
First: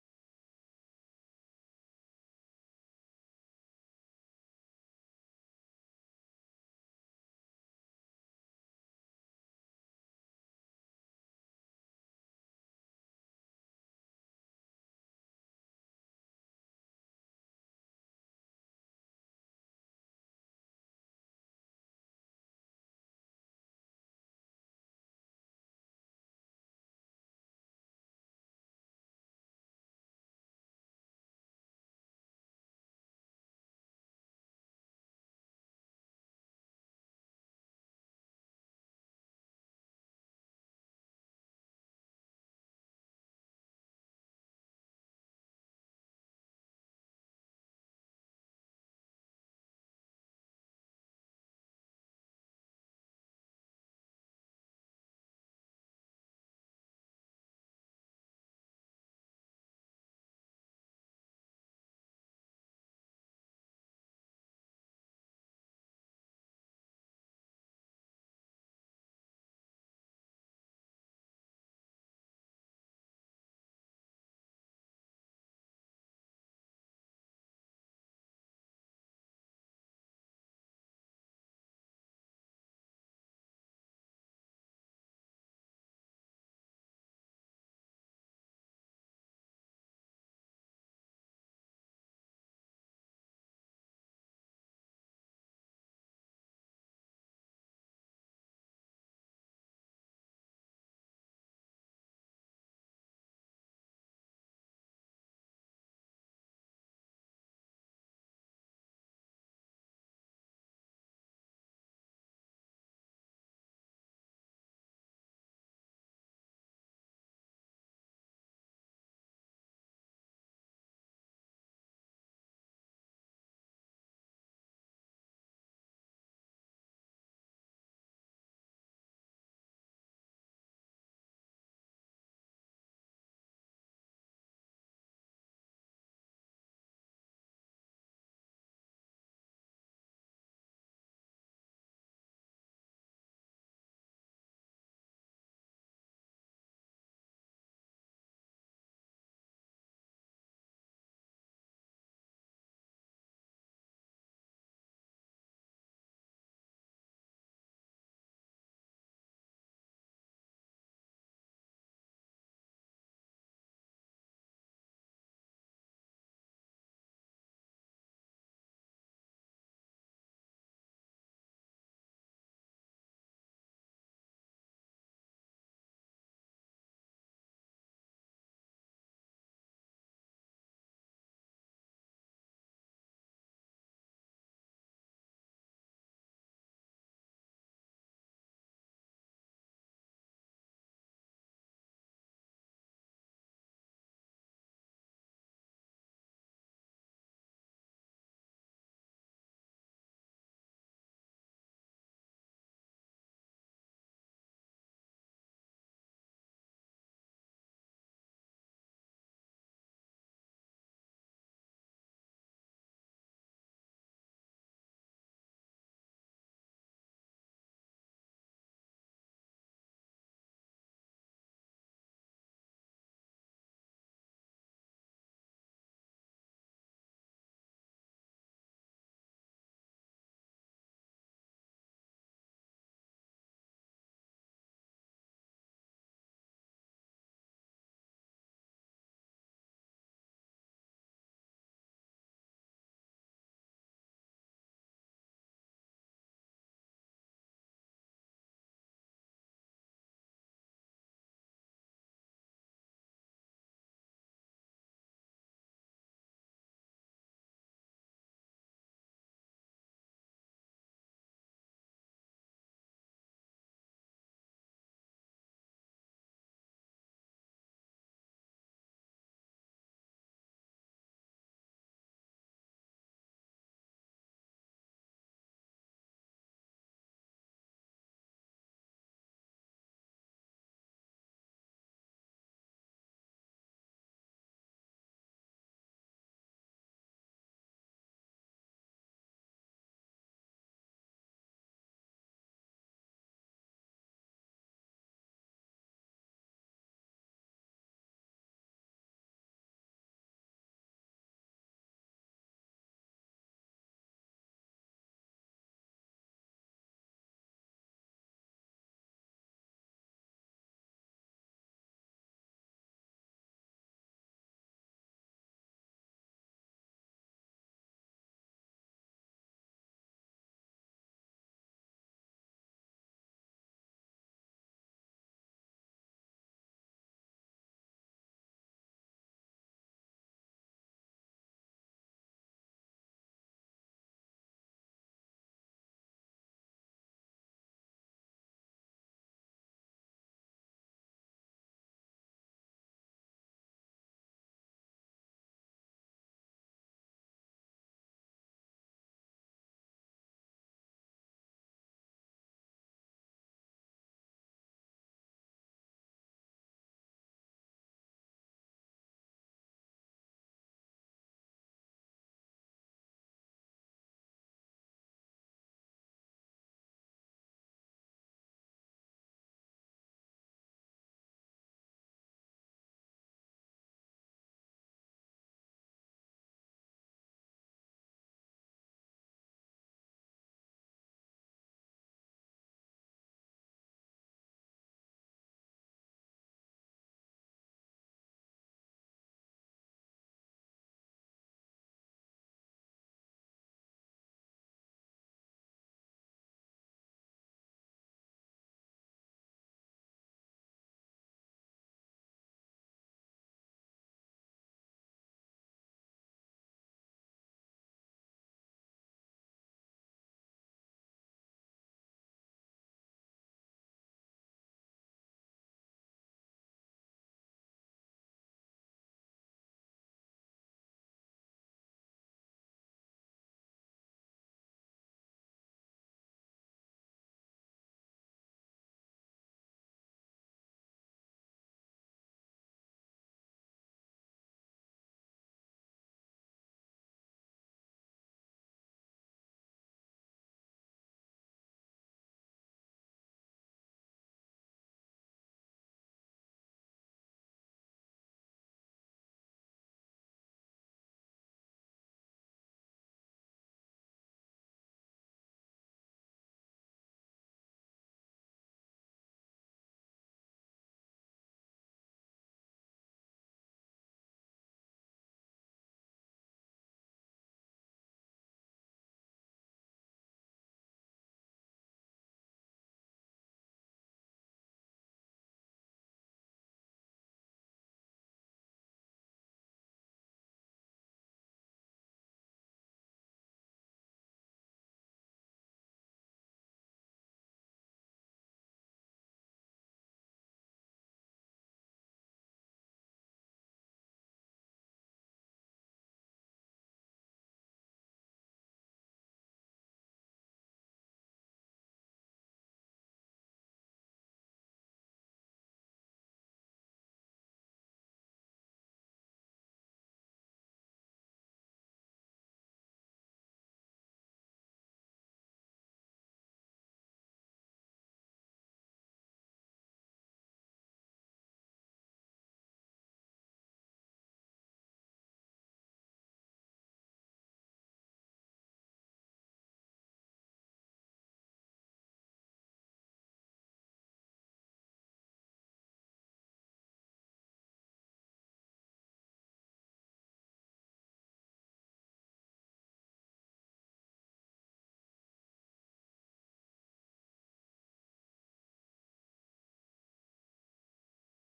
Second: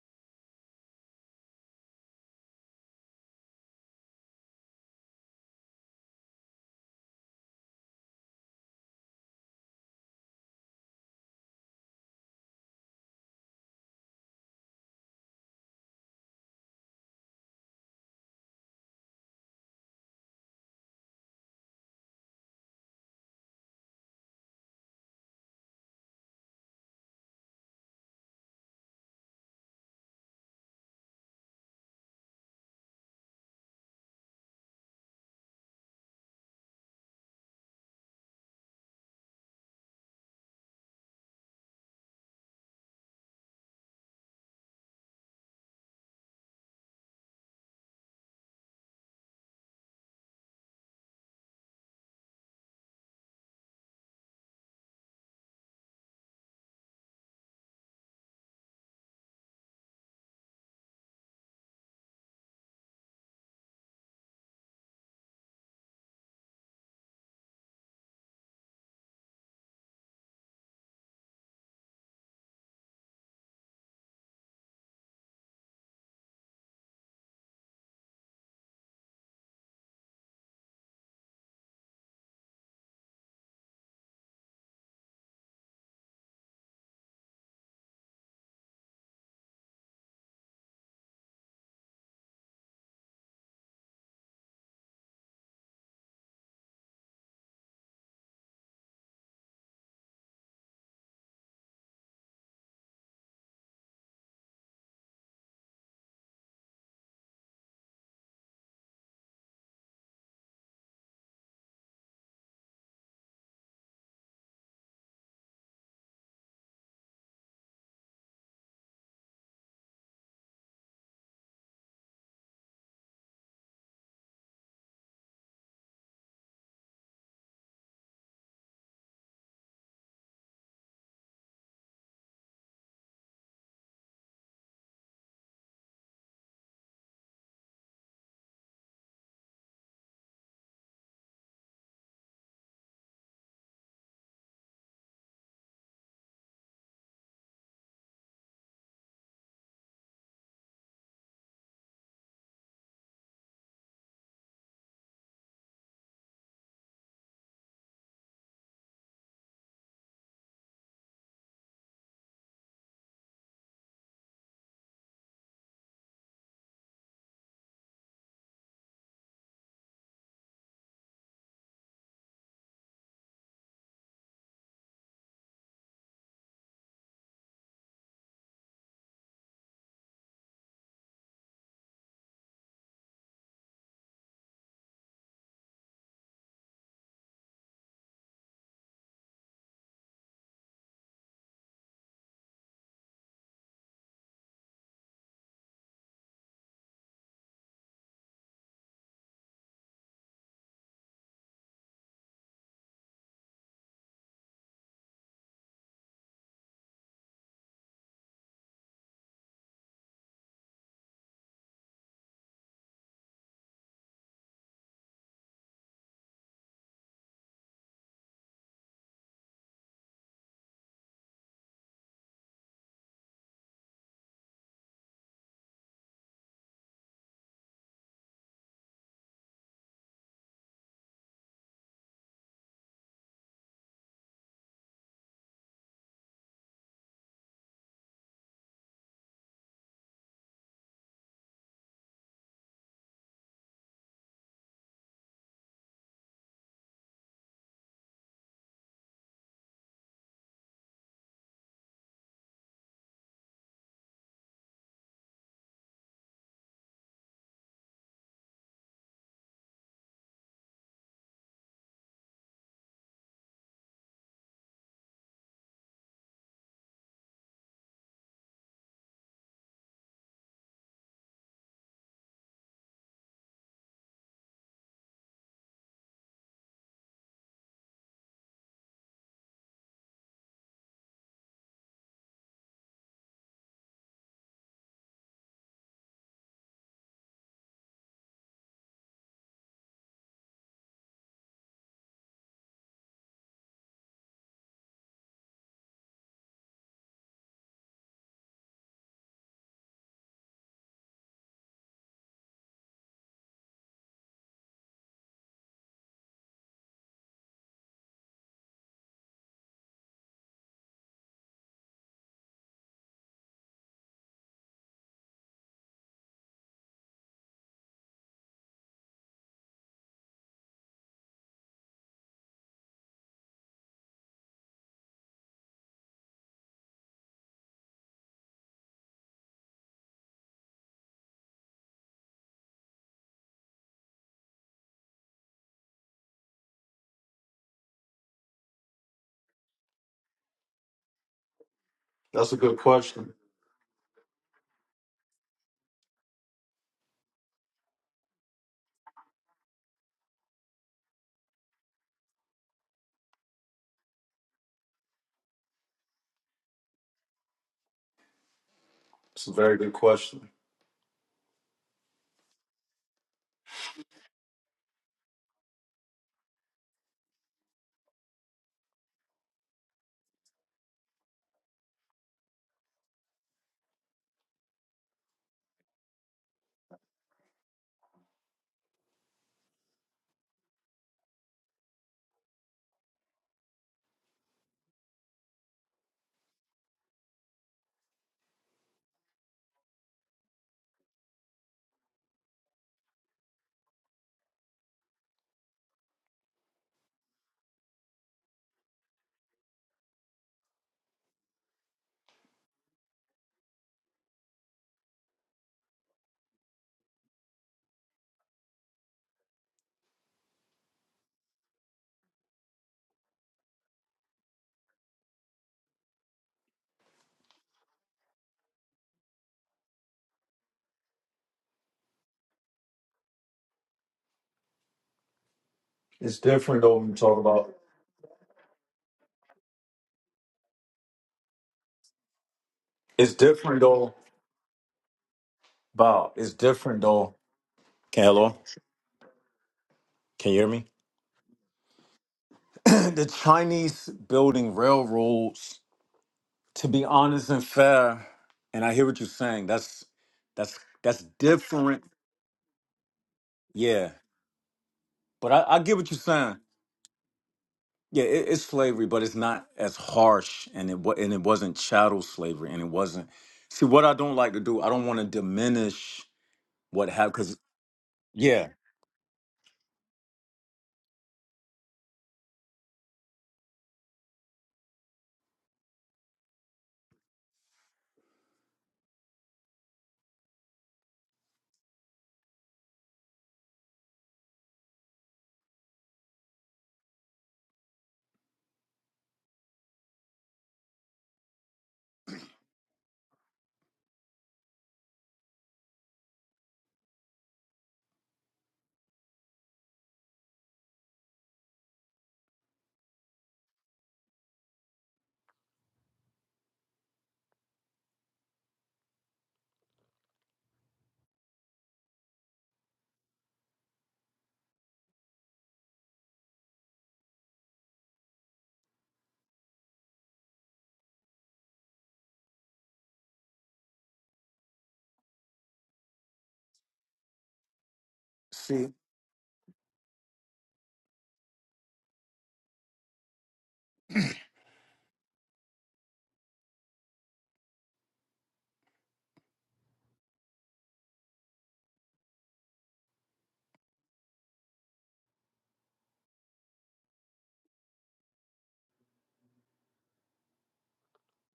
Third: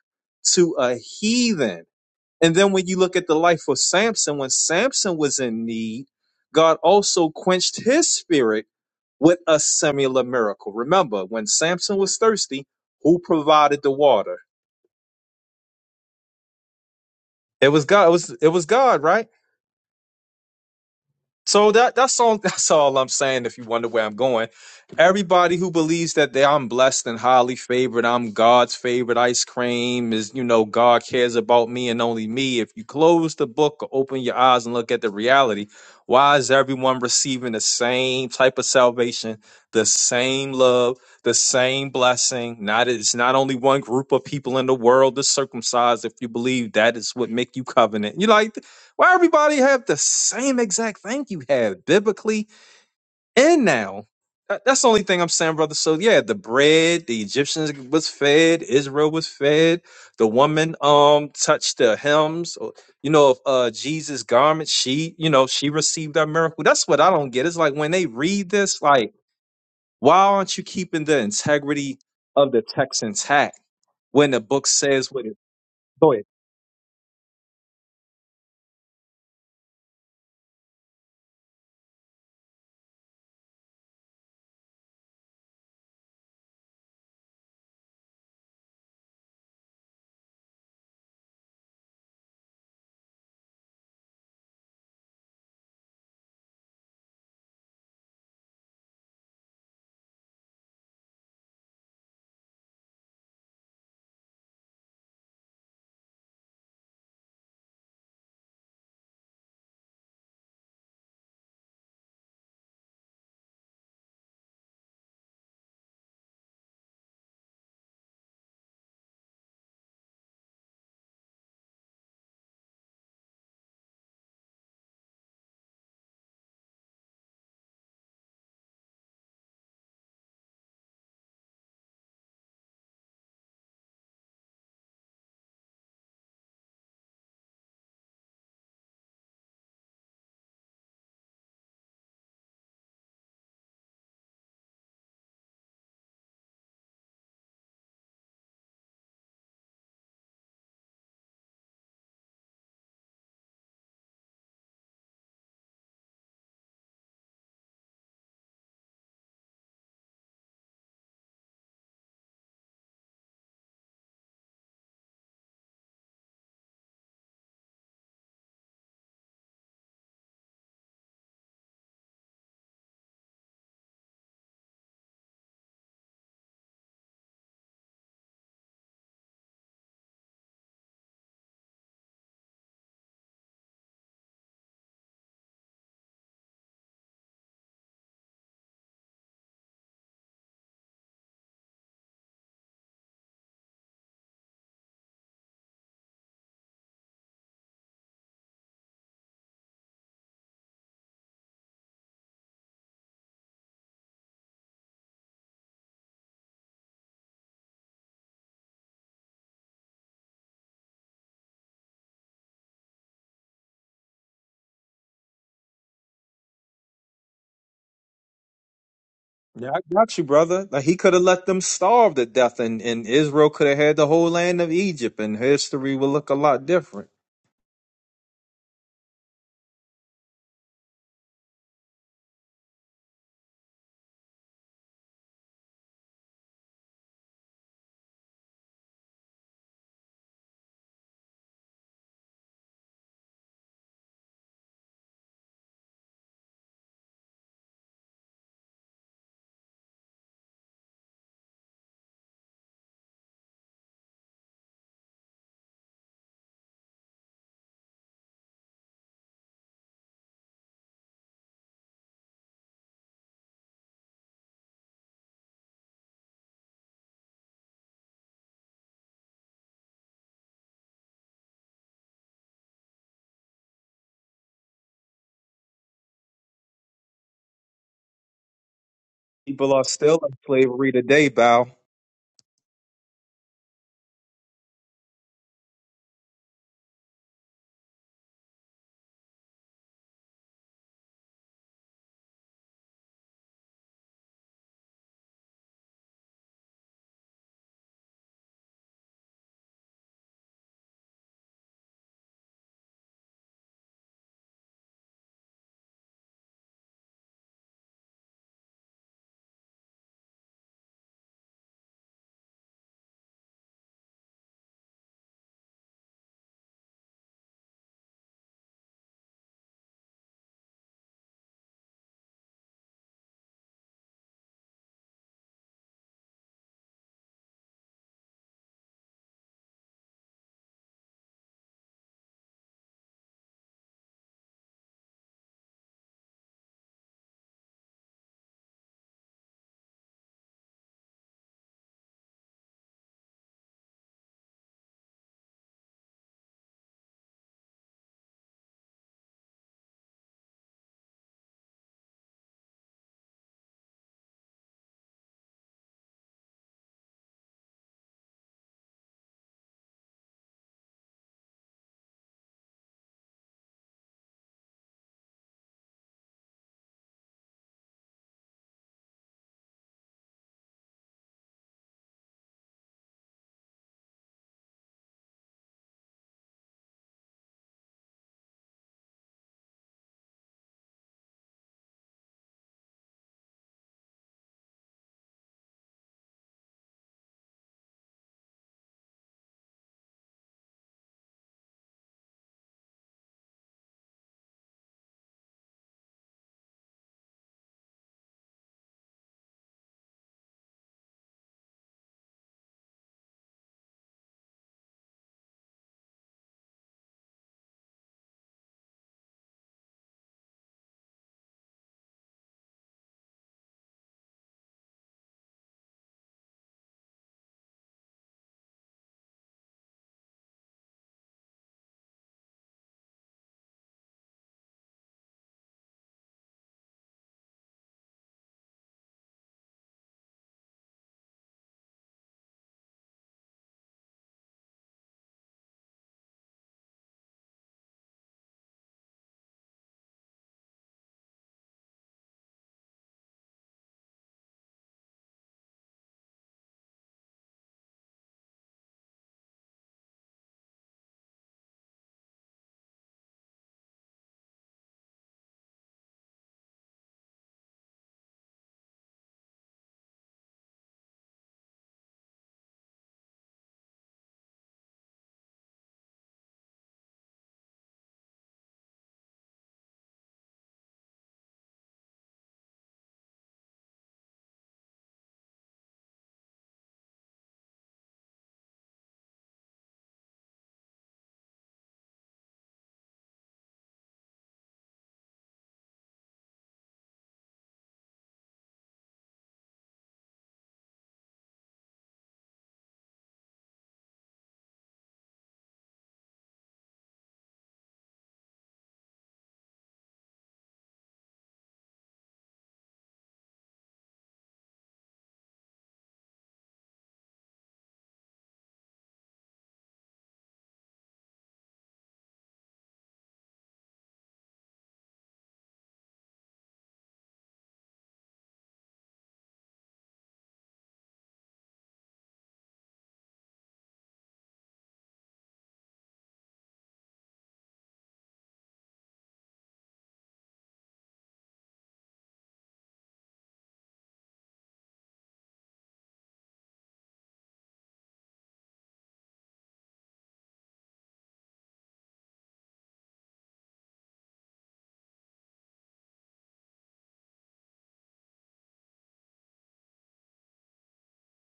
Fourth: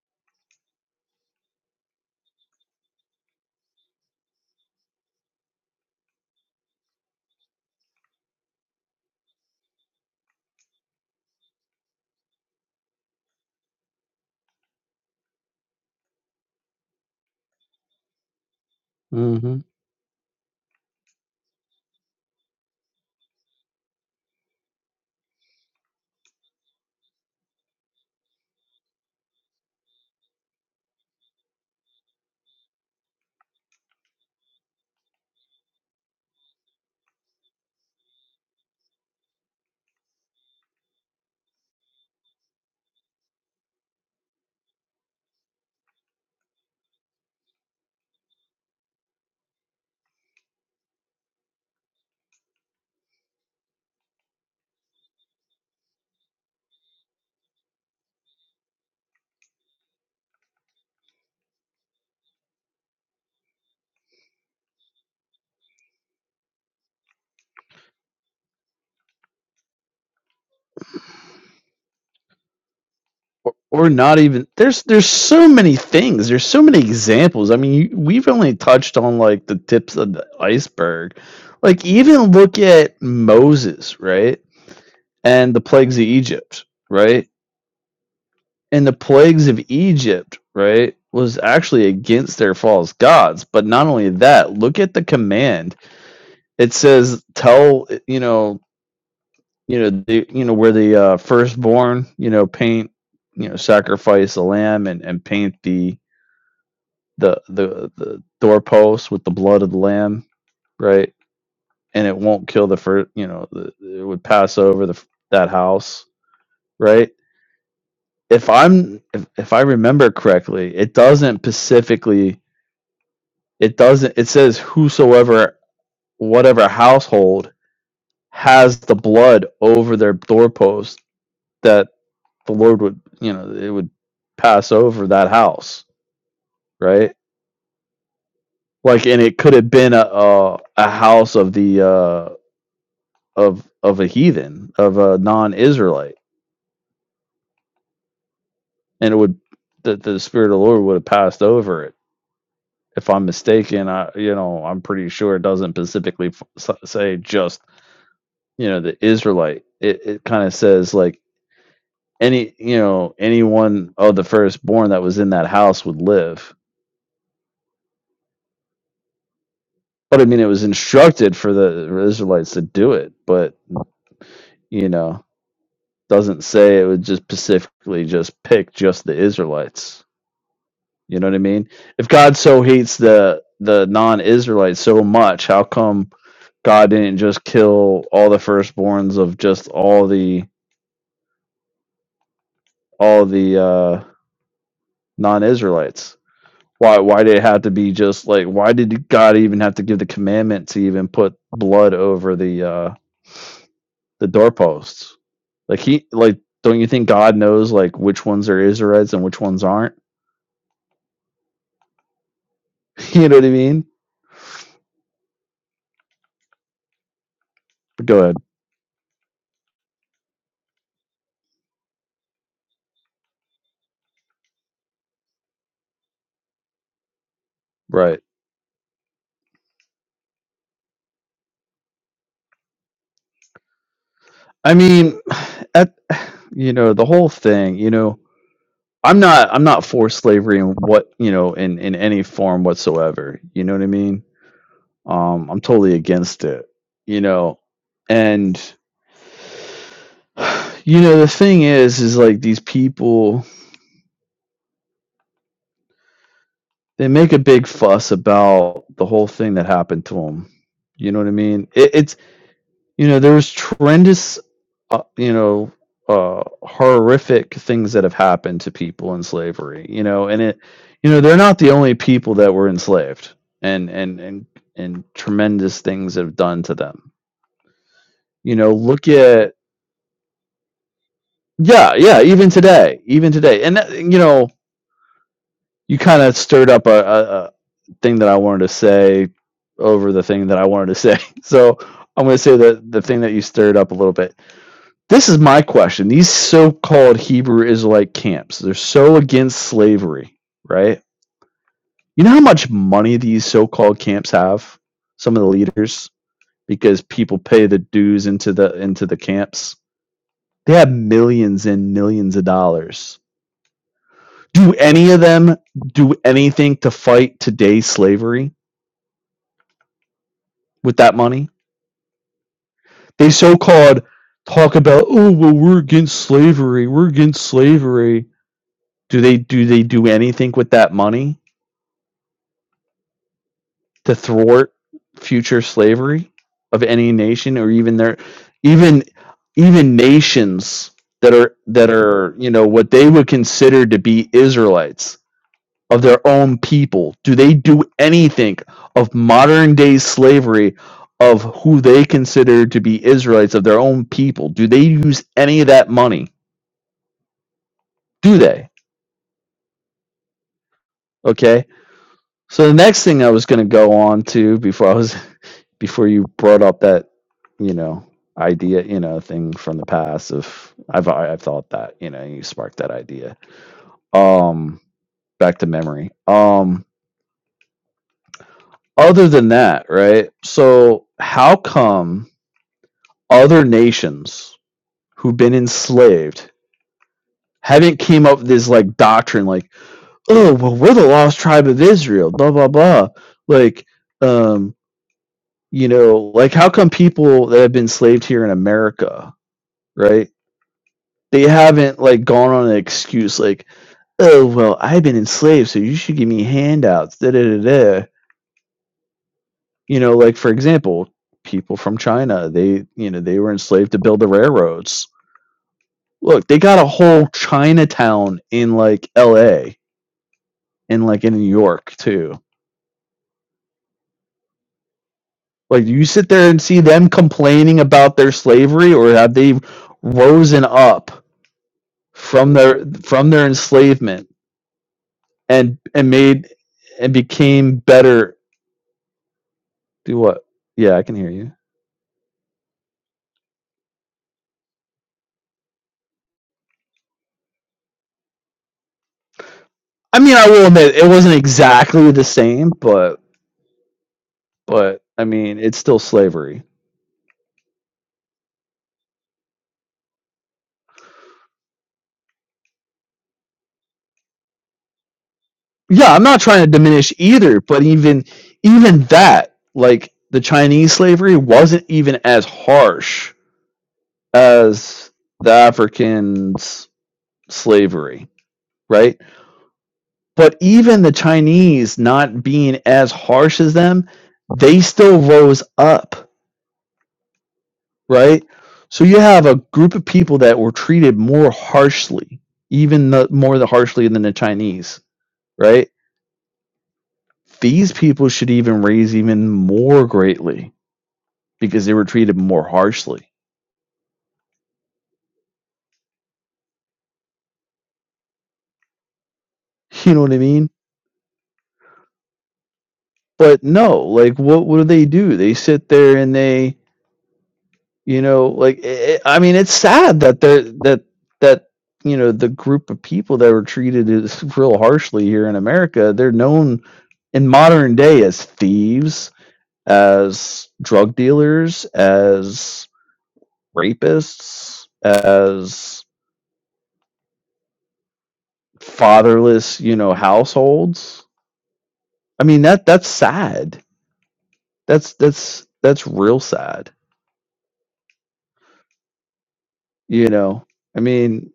to a heathen. And then when you look at the life of Samson, when Samson was in need, God also quenched his spirit with a similar miracle. Remember, when Samson was thirsty, who provided the water? It was God. It was it was God, right? Mm-hmm. So that that's all that's all I'm saying if you wonder where I'm going. Everybody who believes that they I'm blessed and highly favored, I'm God's favorite ice cream, is you know, God cares about me and only me. If you close the book or open your eyes and look at the reality, why is everyone receiving the same type of salvation, the same love, the same blessing? Not it's not only one group of people in the world that's circumcised if you believe that is what make you covenant. You like why everybody have the same exact thing you have biblically and now? That- That's the only thing I'm saying, brother. So yeah, the bread, the Egyptians was fed, Israel was fed, the woman um touched the hems, or, you know, of uh Jesus' garment, she, you know, she received that miracle. That's what I don't get. It's like when they read this, like, why aren't you keeping the integrity of the text intact or not when the even book there's there's says what it? so many Go ahead. things there's so many examples i mean you, we've only touched on like the tips of the iceberg like even look at moses right and the plagues of egypt right and the plagues of egypt right was actually against their false gods but not only that look at the command it says tell you know you know the, you know where the uh, firstborn you know paint you know sacrifice the lamb and and paint the the the the doorpost with the blood of the lamb, right? And it won't kill the first, you know, the, it would pass over the that house, right? If I'm if, if I remember correctly, it doesn't specifically it doesn't it says whosoever whatever household has the blood over their doorpost that the Lord would, you know, it would pass over that house, right? Like and it could have been a a, a house of the uh of of a heathen, of a non-Israelite, and it would that the spirit of the Lord would have passed over it. If I'm mistaken, I you know I'm pretty sure it doesn't specifically f- s- say just you know the Israelite. It it kind of says like any you know anyone of the firstborn that was in that house would live. But I mean, it was instructed for the Israelites to do it, but you know doesn't say it would just specifically just pick just the Israelites. You know what I mean? If God so hates the the non-Israelites so much, how come God didn't just kill all the firstborns of just all the all the uh, non-Israelites? Why why did it have to be just like why did God even have to give the commandment to even put blood over the uh, the doorposts? Like he like don't you think God knows like which ones are Israelites and which ones aren't? you know what I mean? But go ahead. Yeah, I got you, brother. Like he could have let them starve to death, and, and Israel could have had the whole land of Egypt, and history would look a lot different. Right. I mean, at you know the whole thing. You know, I'm not I'm not for slavery in what you know in in any form whatsoever. You know what I mean? Um, I'm totally against it. You know, and you know the thing is is like these people they make a big fuss about the whole thing that happened to them. You know what I mean? It, it's you know there's tremendous uh, you know uh horrific things that have happened to people in slavery you know and it you know they're not the only people that were enslaved and and and and tremendous things have done to them you know look at People are still in slavery today, Bow. yeah yeah even today even today and that- you know you kind of stirred up a, a, a thing that i wanted to say over the thing that i wanted to say so i'm going to say the the thing that you stirred up a little bit This is my question. These so-called Hebrew Israelite camps, they're so against slavery, right? You know how much money these so-called camps have? Some of the leaders because people pay the dues into the into the camps. They have millions and millions of dollars. Do any of them do anything to fight today's slavery with that money? They so-called talk about, "Oh, well we're against slavery. We're against slavery." Do they do they do anything with that money? to thwart future slavery of any nation or even their even even nations that are that are you That's a know good what they would question. consider to be Israelites of their own people do they do anything of modern day slavery of who they consider to be Israelites of their own people do they use any of that money do they It's a very good question. okay so the next thing I was going to go on to before I was before you brought up that you know idea you know thing from the past of i've I- have i have thought that you know you sparked that idea um back to memory um other than that right so how come other nations who've been enslaved haven't came up with this like doctrine like oh well we're the lost tribe of israel blah blah blah like um you know like how come people that have been enslaved here in america right? they haven't like gone on an excuse like, oh well, I've been enslaved, so you should give me handouts. Da da da da. You know, like for example, people from China, they you know they were enslaved to build the railroads. Look, they got a whole Chinatown in like L.A. and like in New York too. Like, you sit It's there and see different though them when you talk about. complaining about their slavery, or have they risen up from their from It's their different though, enslavement and and Bob. made It's different and though. became Can better hello? Do what? Can you hear me? Yeah, I can hear you. the Chinese building railroads, to be honest and fair, and I hear what you're saying. That's I mean, I will that's admit it that's wasn't different. exactly the same, but Yeah, but I but mean, I, it's I get still what you're saying. slavery. Yeah, it, it's slavery, but it's not as harsh, and it wa- and it wasn't chattel slavery, and it wasn't. See, what I don't like to do, I don't want to Yeah, I'm diminish not trying to what diminish happened. Cause either, but even yeah, even that, like the Chinese slavery wasn't even as harsh as the Africans slavery, right? But even the Chinese not being as harsh as them, they still rose up right? So you have a group of people that were treated more harshly, even the, more the harshly than the Chinese, right? These people should even raise even more greatly because they were treated more harshly. You know what I mean? But no, like what what do they do? They sit there and they, you know, like i I mean, it's sad that they're that that you know the group of people that were treated as real harshly here in America, they're known in modern day as see, thieves as drug dealers, as rapists, as fatherless, you know, households. I mean that that's sad. That's that's that's real sad. You know, I mean,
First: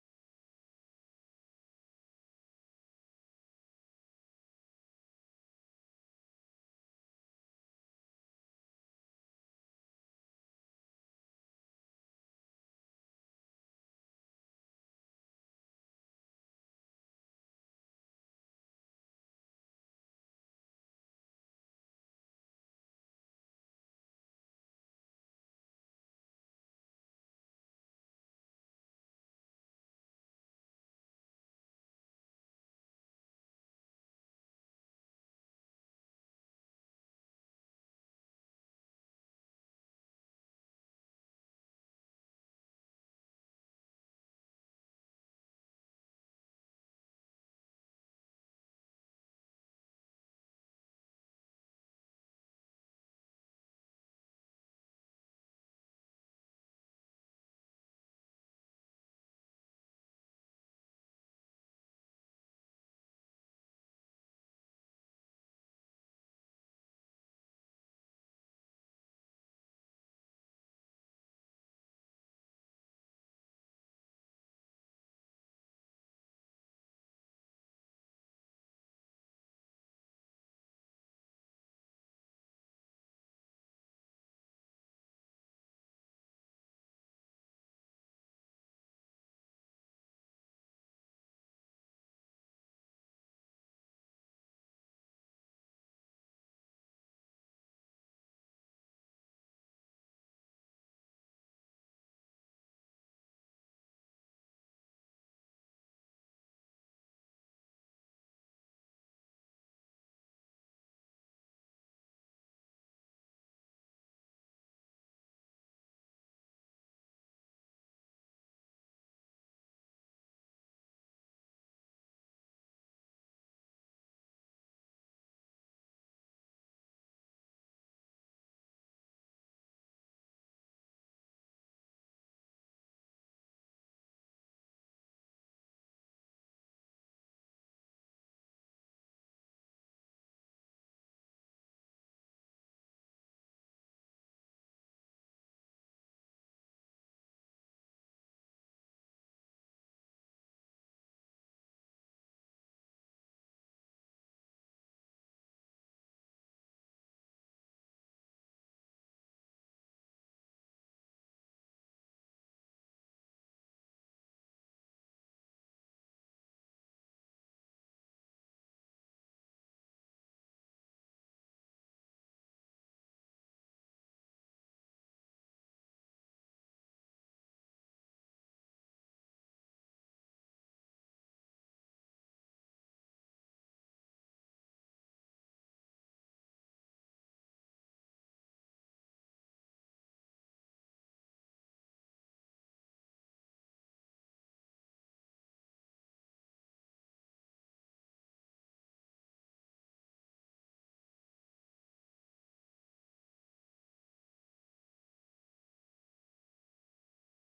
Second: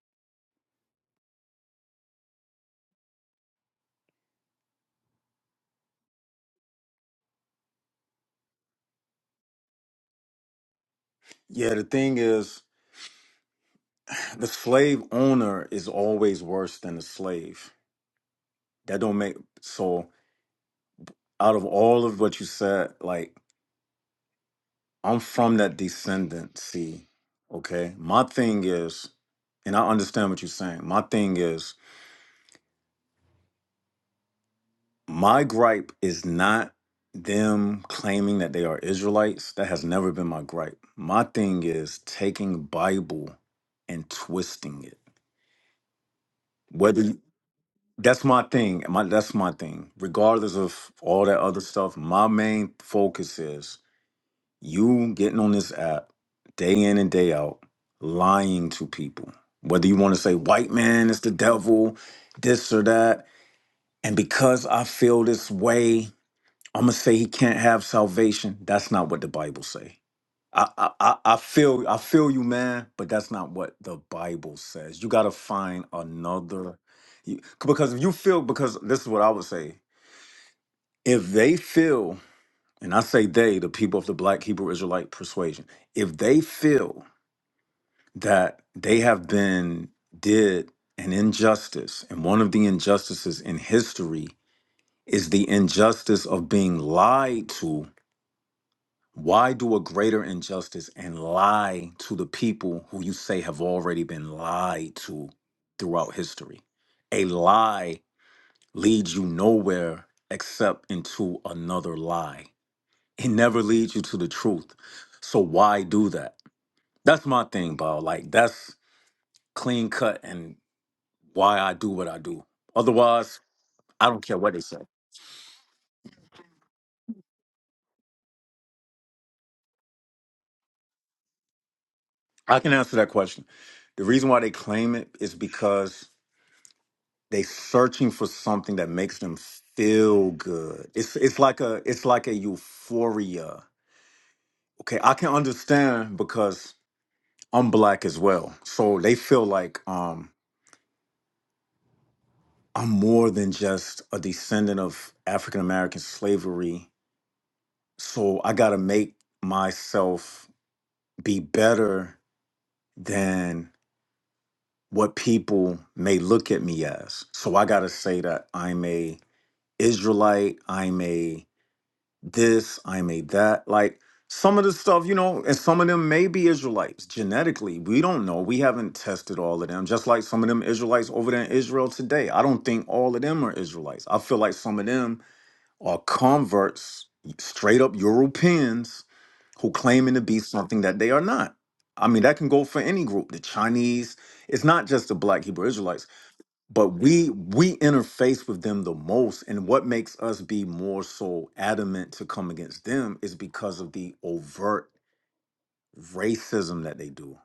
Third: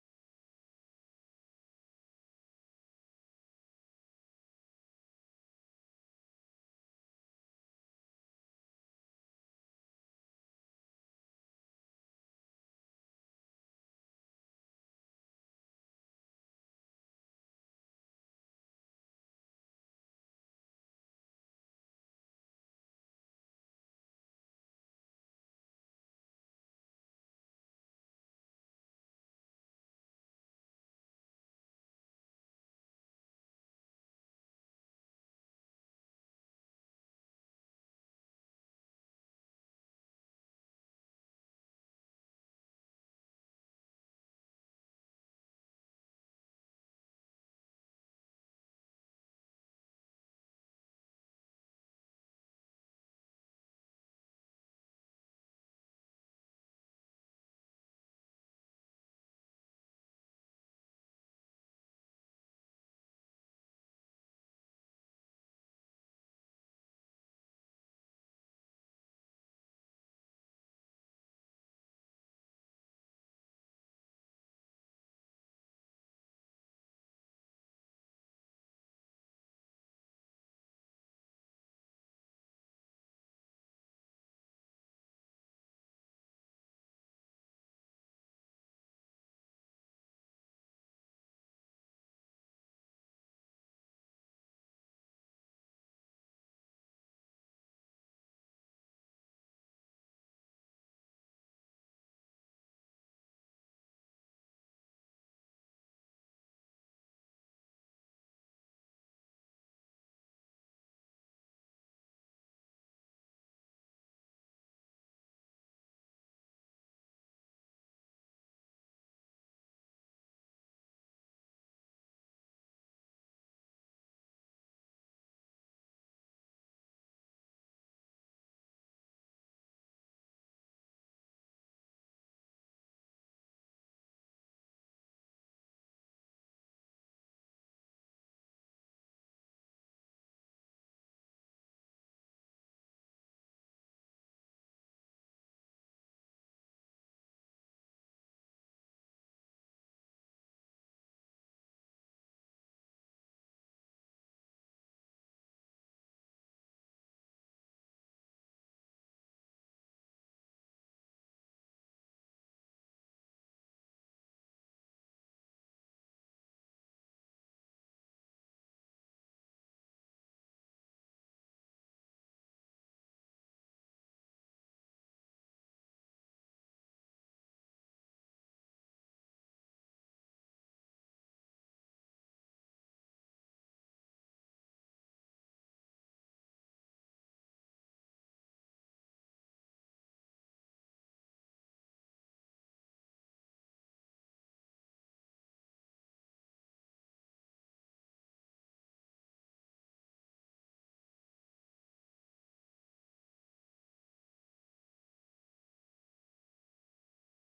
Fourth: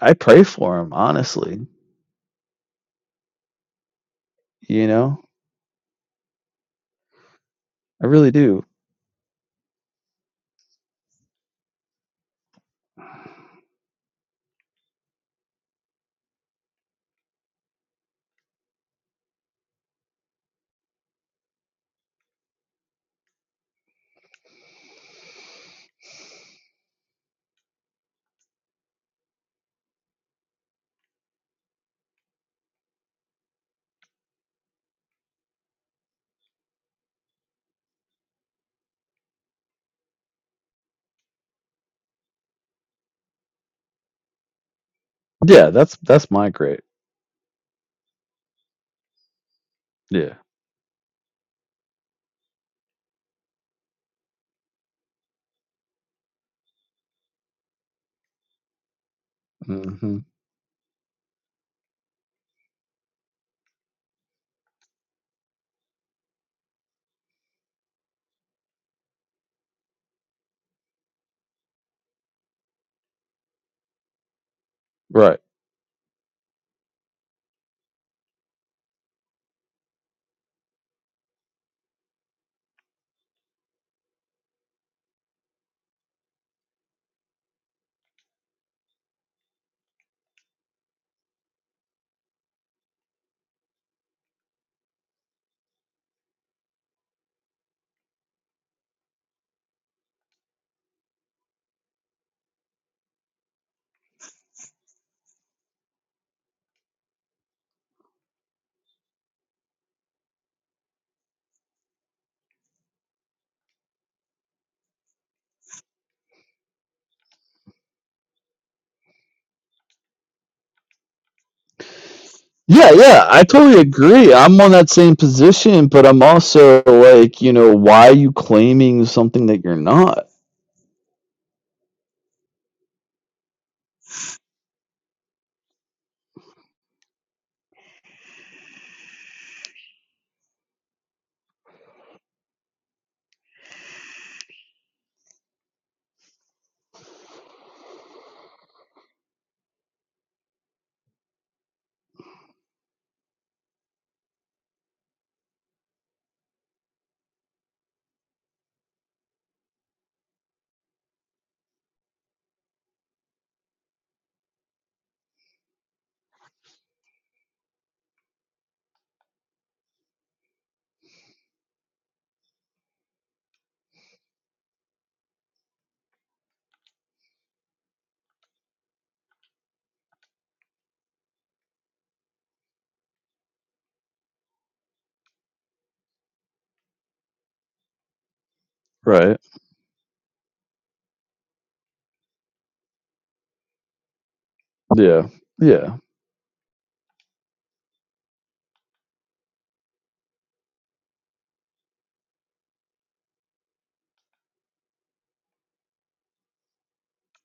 I pray for them, honestly. You know, I really do. yeah, the thing is, the slave owner is always worse than the slave. That don't make so. Out of all of what you said, like I'm from that descendancy. Okay, my thing is, and I understand what you're saying. My thing is, My gripe is not them claiming that they are Israelites. That has never been my gripe. My thing is taking Bible and twisting it. Yeah, that's that's my great. Whether you- that's my thing. My that's my thing. Yeah. Regardless of all that other stuff, my main focus is you getting on this app day in and day out, lying to people. Whether you want hmm to say white man is the devil, this or that. And because I feel this way, I'm gonna say he can't have salvation. That's not what the Bible say. I, I I I feel I feel you, man, but that's not what the Bible says. You gotta Right. find another, you, because if you feel, because this is what I would say. If they feel, and I say they, the people of the Black Hebrew Israelite persuasion, if they feel that they have been did an injustice, and one of the injustices in history is the injustice of being lied to Why do a greater injustice and lie to the people who you say have already been lied to throughout history? A lie leads you nowhere except into another lie. It never leads you to the truth. So why do that? That's my thing, Bob. Like that's clean cut and why I do what I do. Yeah, yeah, Otherwise, I totally I don't agree. care what I'm they on say. that same position, but I'm also like, you know, why are you claiming something that you're not? I can answer that question. The reason why they claim it is because they searching for something that makes them feel good. It's it's like a it's like a euphoria. Okay, I can understand because I'm black as well. So they feel like um I'm more than just a descendant of African American slavery. So I got to make myself be better than what people may look at me as. So I got to say that I'm a Israelite, I'm a this, I made that. Like some of the stuff, you know, and some of them may be Israelites genetically. We don't know. We haven't tested all of them. Just like some of them Israelites over there in Israel today. I don't think all of them are Israelites. I feel like some of them are converts, straight up Europeans Right. who claiming to be something that they are not. I mean, that can go for any group. The Chinese, it's not just the Yeah. black Hebrew Yeah. Israelites but we we interface with them the most and what makes us be more so adamant to come against them is because of the overt racism that they do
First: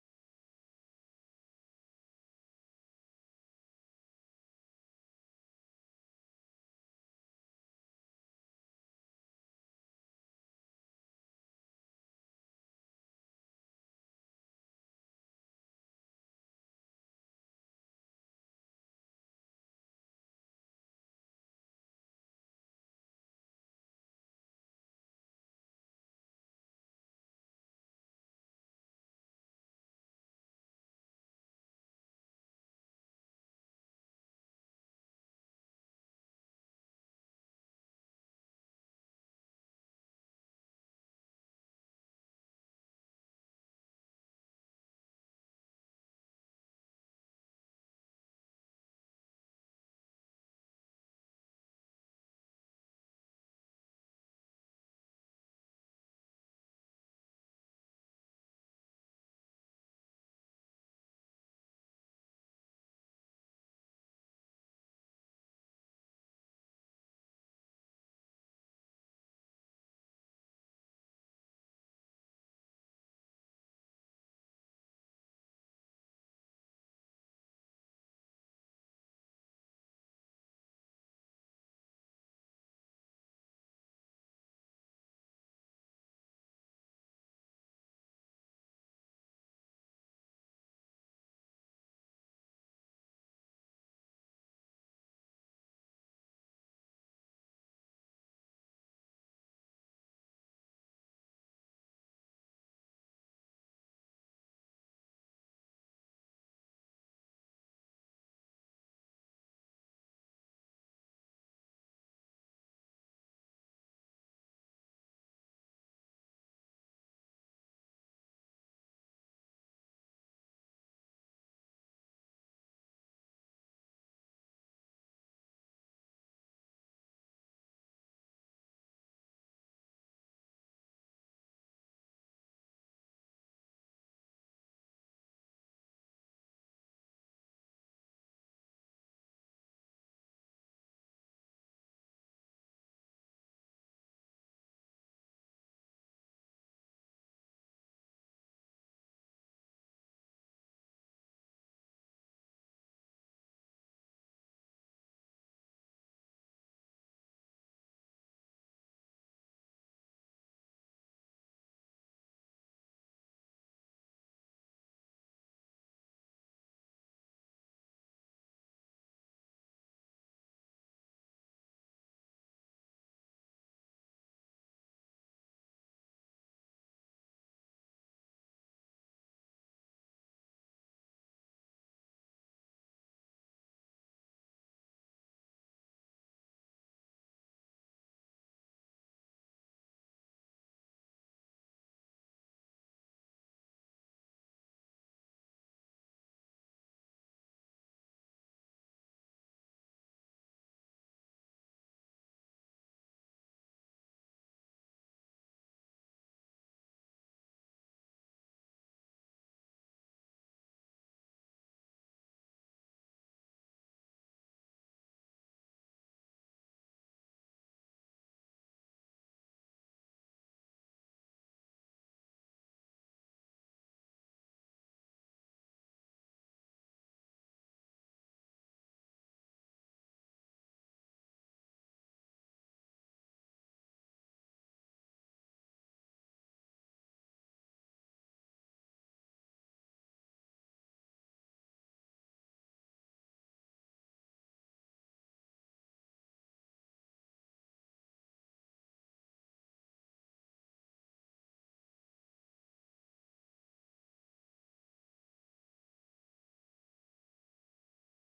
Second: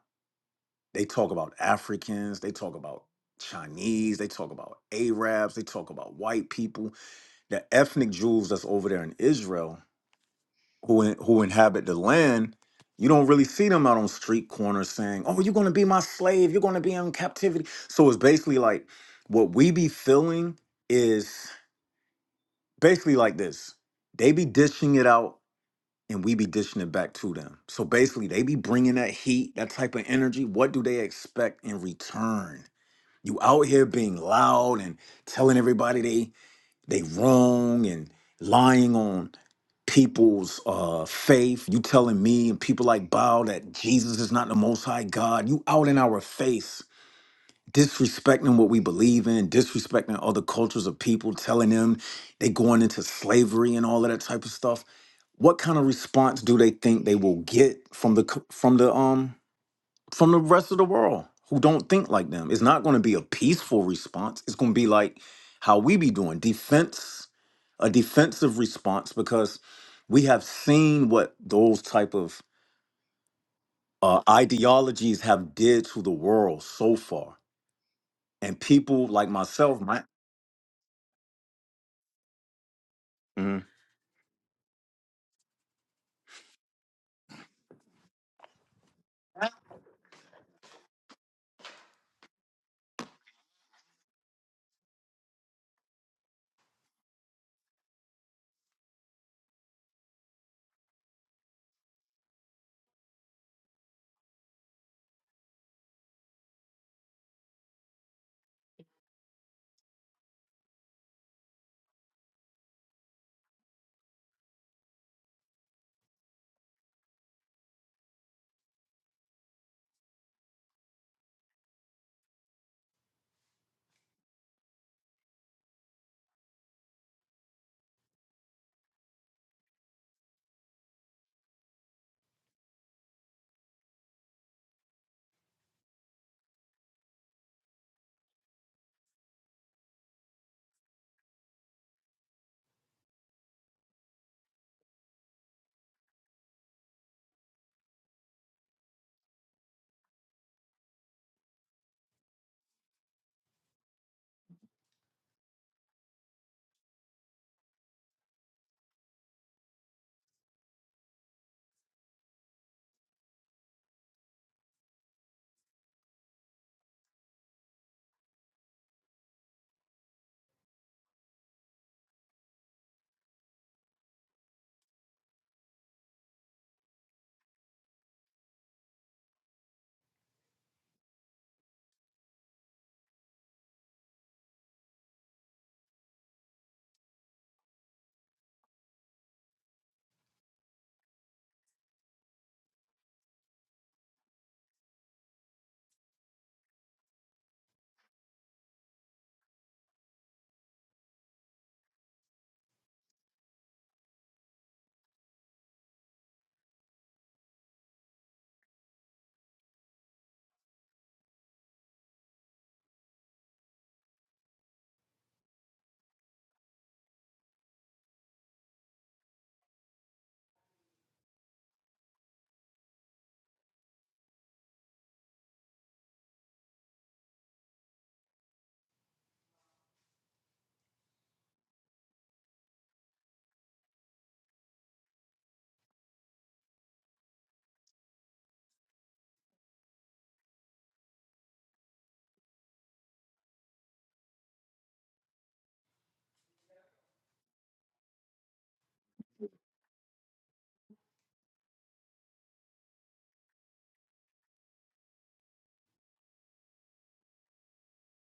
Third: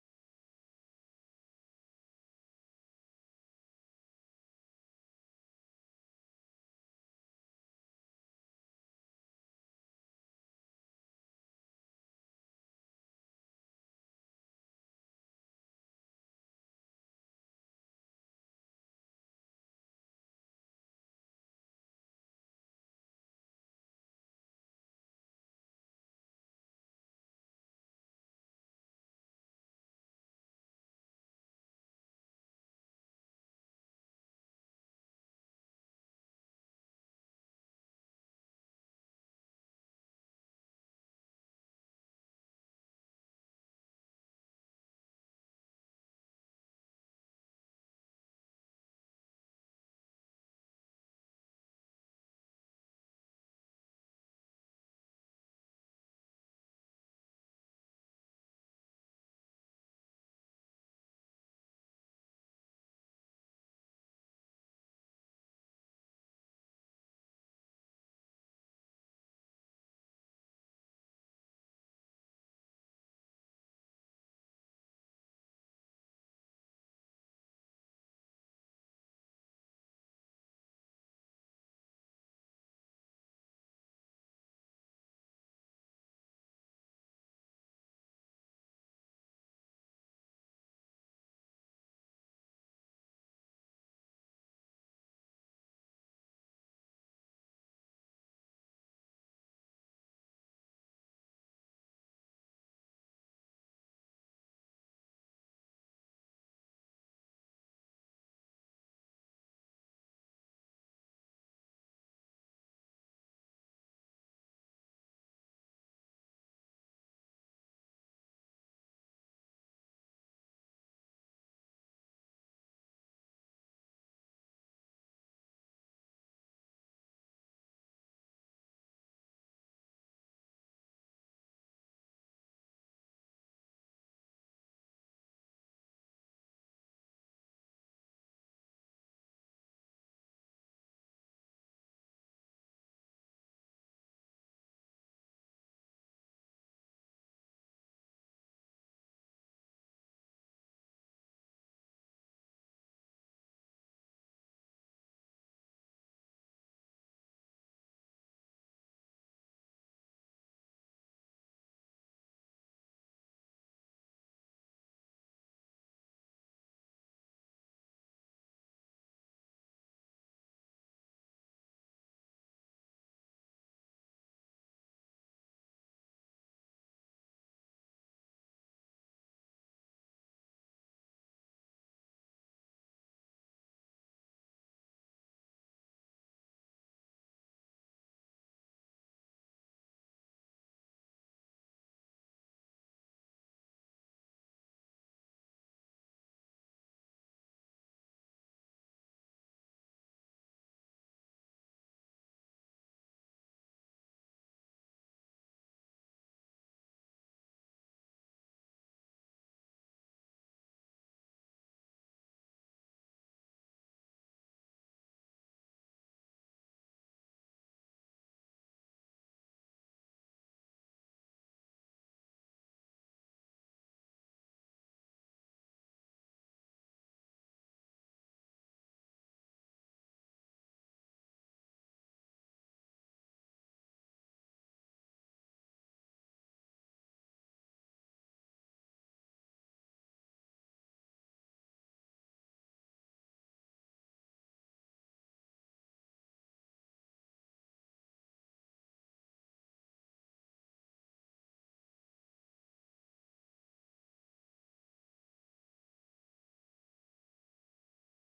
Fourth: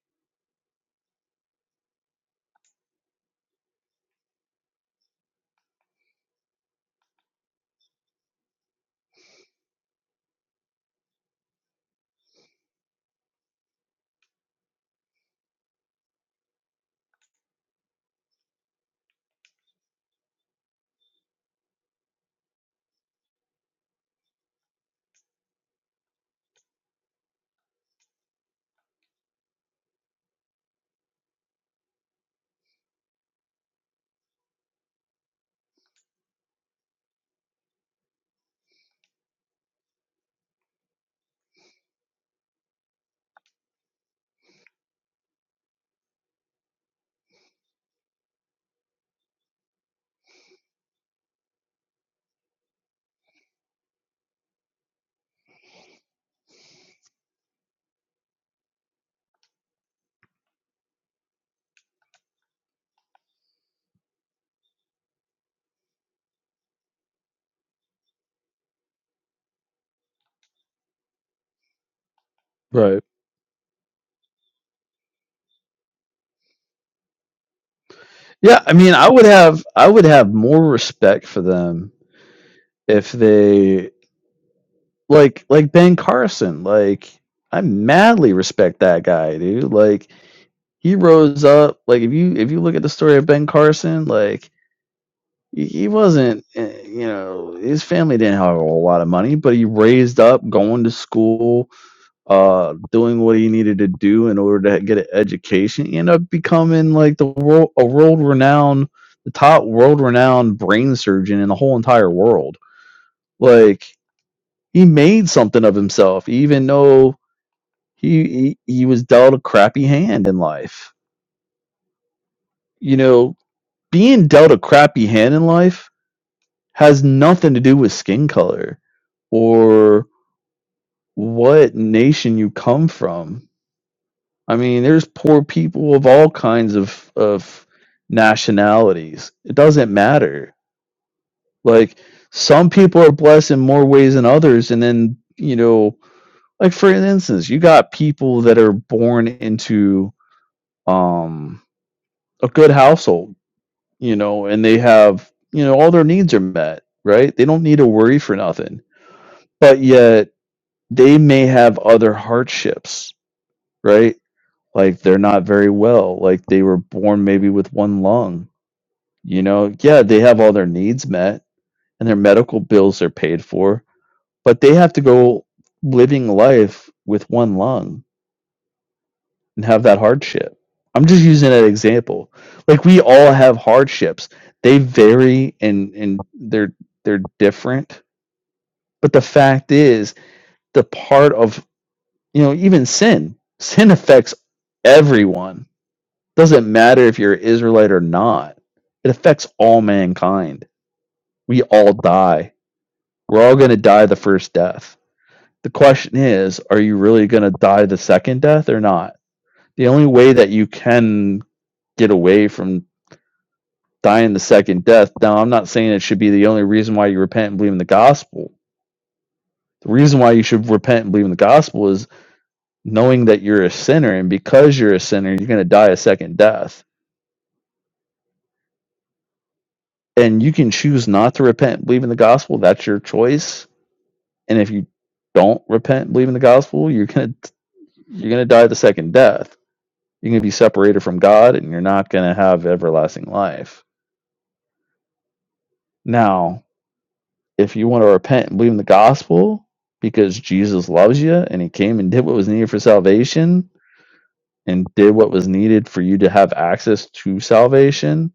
they talk about africans they talk about chinese they talk about arabs they talk about white people the ethnic jews that's over there in israel who in, who inhabit the land you don't really see them out on street corners saying oh you're going to be my slave you're going to be in captivity so it's basically like what we be feeling is basically like this they be dishing it out and we be dishing it back to them so basically they be bringing that heat that type of energy what do they expect in return you out here being loud and telling everybody they they wrong and lying on people's uh faith you telling me and people like bow that jesus is not the most high god you out in our face disrespecting what we believe in, disrespecting other cultures of people, telling them they going into slavery and all of that type of stuff. What kind of response do they think they will get from the c- from the um from the rest of the world who don't think like them? It's not going to be a peaceful response. It's going to be like how we be doing defense, a defensive response because we have seen what those type of Right. uh, ideologies have did to the world so far. And Yeah, I mean, people I would like have myself, I would have more respect for them if hmm they like like Ben Carson. Like I madly respect that guy, dude. Like he rose up. Like if you if you look at the story of Ben Carson, like he he wasn't eh, you know his family didn't have a whole lot of money but he raised up going to school uh doing what he needed to do in order to get an education he ended up becoming like the world a world renowned the top world renowned brain surgeon in the whole entire world like he made something of himself even though he he, he was dealt a crappy hand in life you know being dealt a crappy hand in life has nothing to do with skin color or what nation you come from I mean, there's poor people of all kinds of of nationalities. It doesn't matter. Like some people are blessed in more ways than others, and then you know, like for instance, you got people that are born into um a good household, you know, and they have you know all their needs are met, right? They don't need to worry for nothing, but yet they may have other hardships, right? Like they're not very well, like they were born maybe with one lung You know, yeah, they have all their needs met and their medical bills are paid for, but they have to go living life with one lung and have that hardship. I'm just using that example. Like we all have hardships. They vary and and they're they're different. But the fact is, the part of you know even sin, sin affects everyone. Doesn't matter if you're Israelite or not. It affects all mankind. We all die We're all going to die the first death. The question is, are you really going to die the second death or not? The only way that you can get away from dying the second death, now I'm not saying it should be the only reason why you repent and believe in the gospel. The reason why you should repent and believe in the gospel is knowing that you're a sinner, and because you're a sinner, you're going to die a second death. And you can choose not to repent and believe in the gospel. That's your choice. And if you don't repent and believe in the gospel, you're going to you're going to die the second death You're going to be separated from God and you're not going to have everlasting life. Now, if you want to repent and believe in the gospel because Jesus loves you and he came and did what was needed for salvation and did what was needed for you to have access to salvation,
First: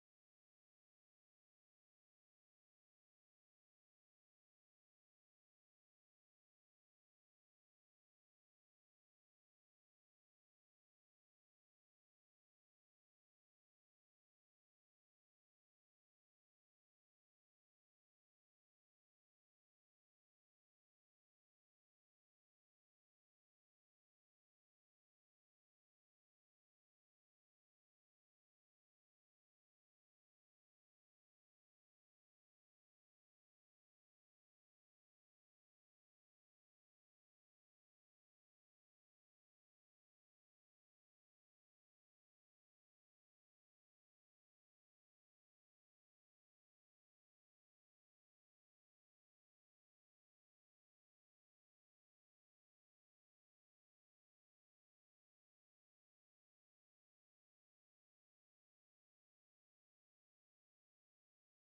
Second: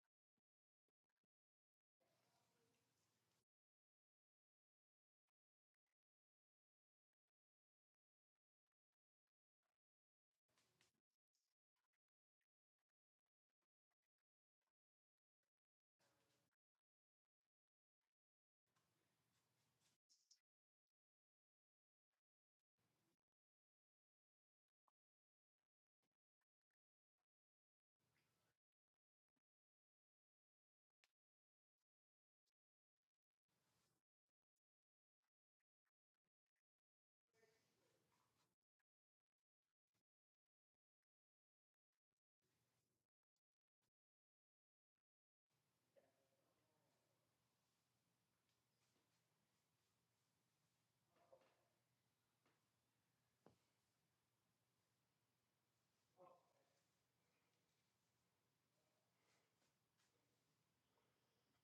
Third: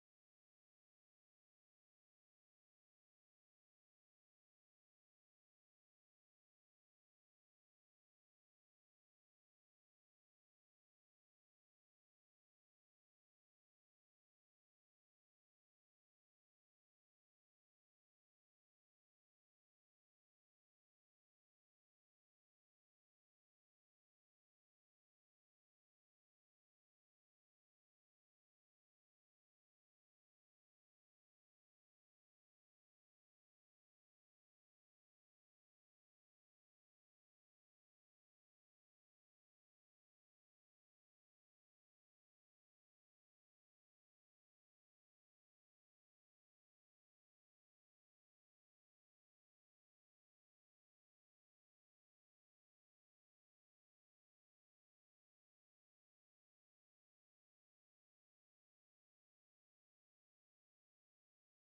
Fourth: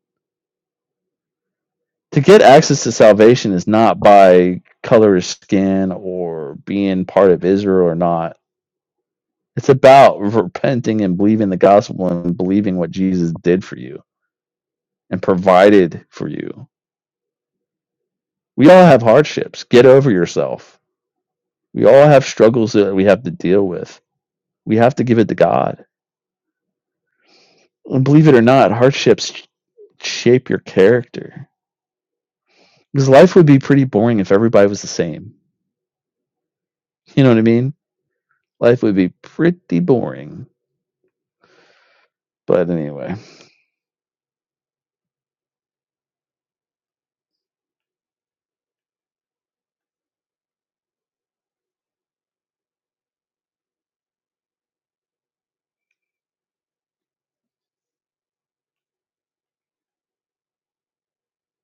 to get access to salvation is not by color of skin or being part of Israel or not. It's about repenting and believing the gospel and believing what Jesus did for you and provided for you. We all have hardships. Get over yourself. We all have struggles that we have to deal with. We have to give it to God. And believe it or not, hardships shape your character. Because life would be pretty boring if everybody was the same. You know what I mean? Life would be pretty boring. But anyway.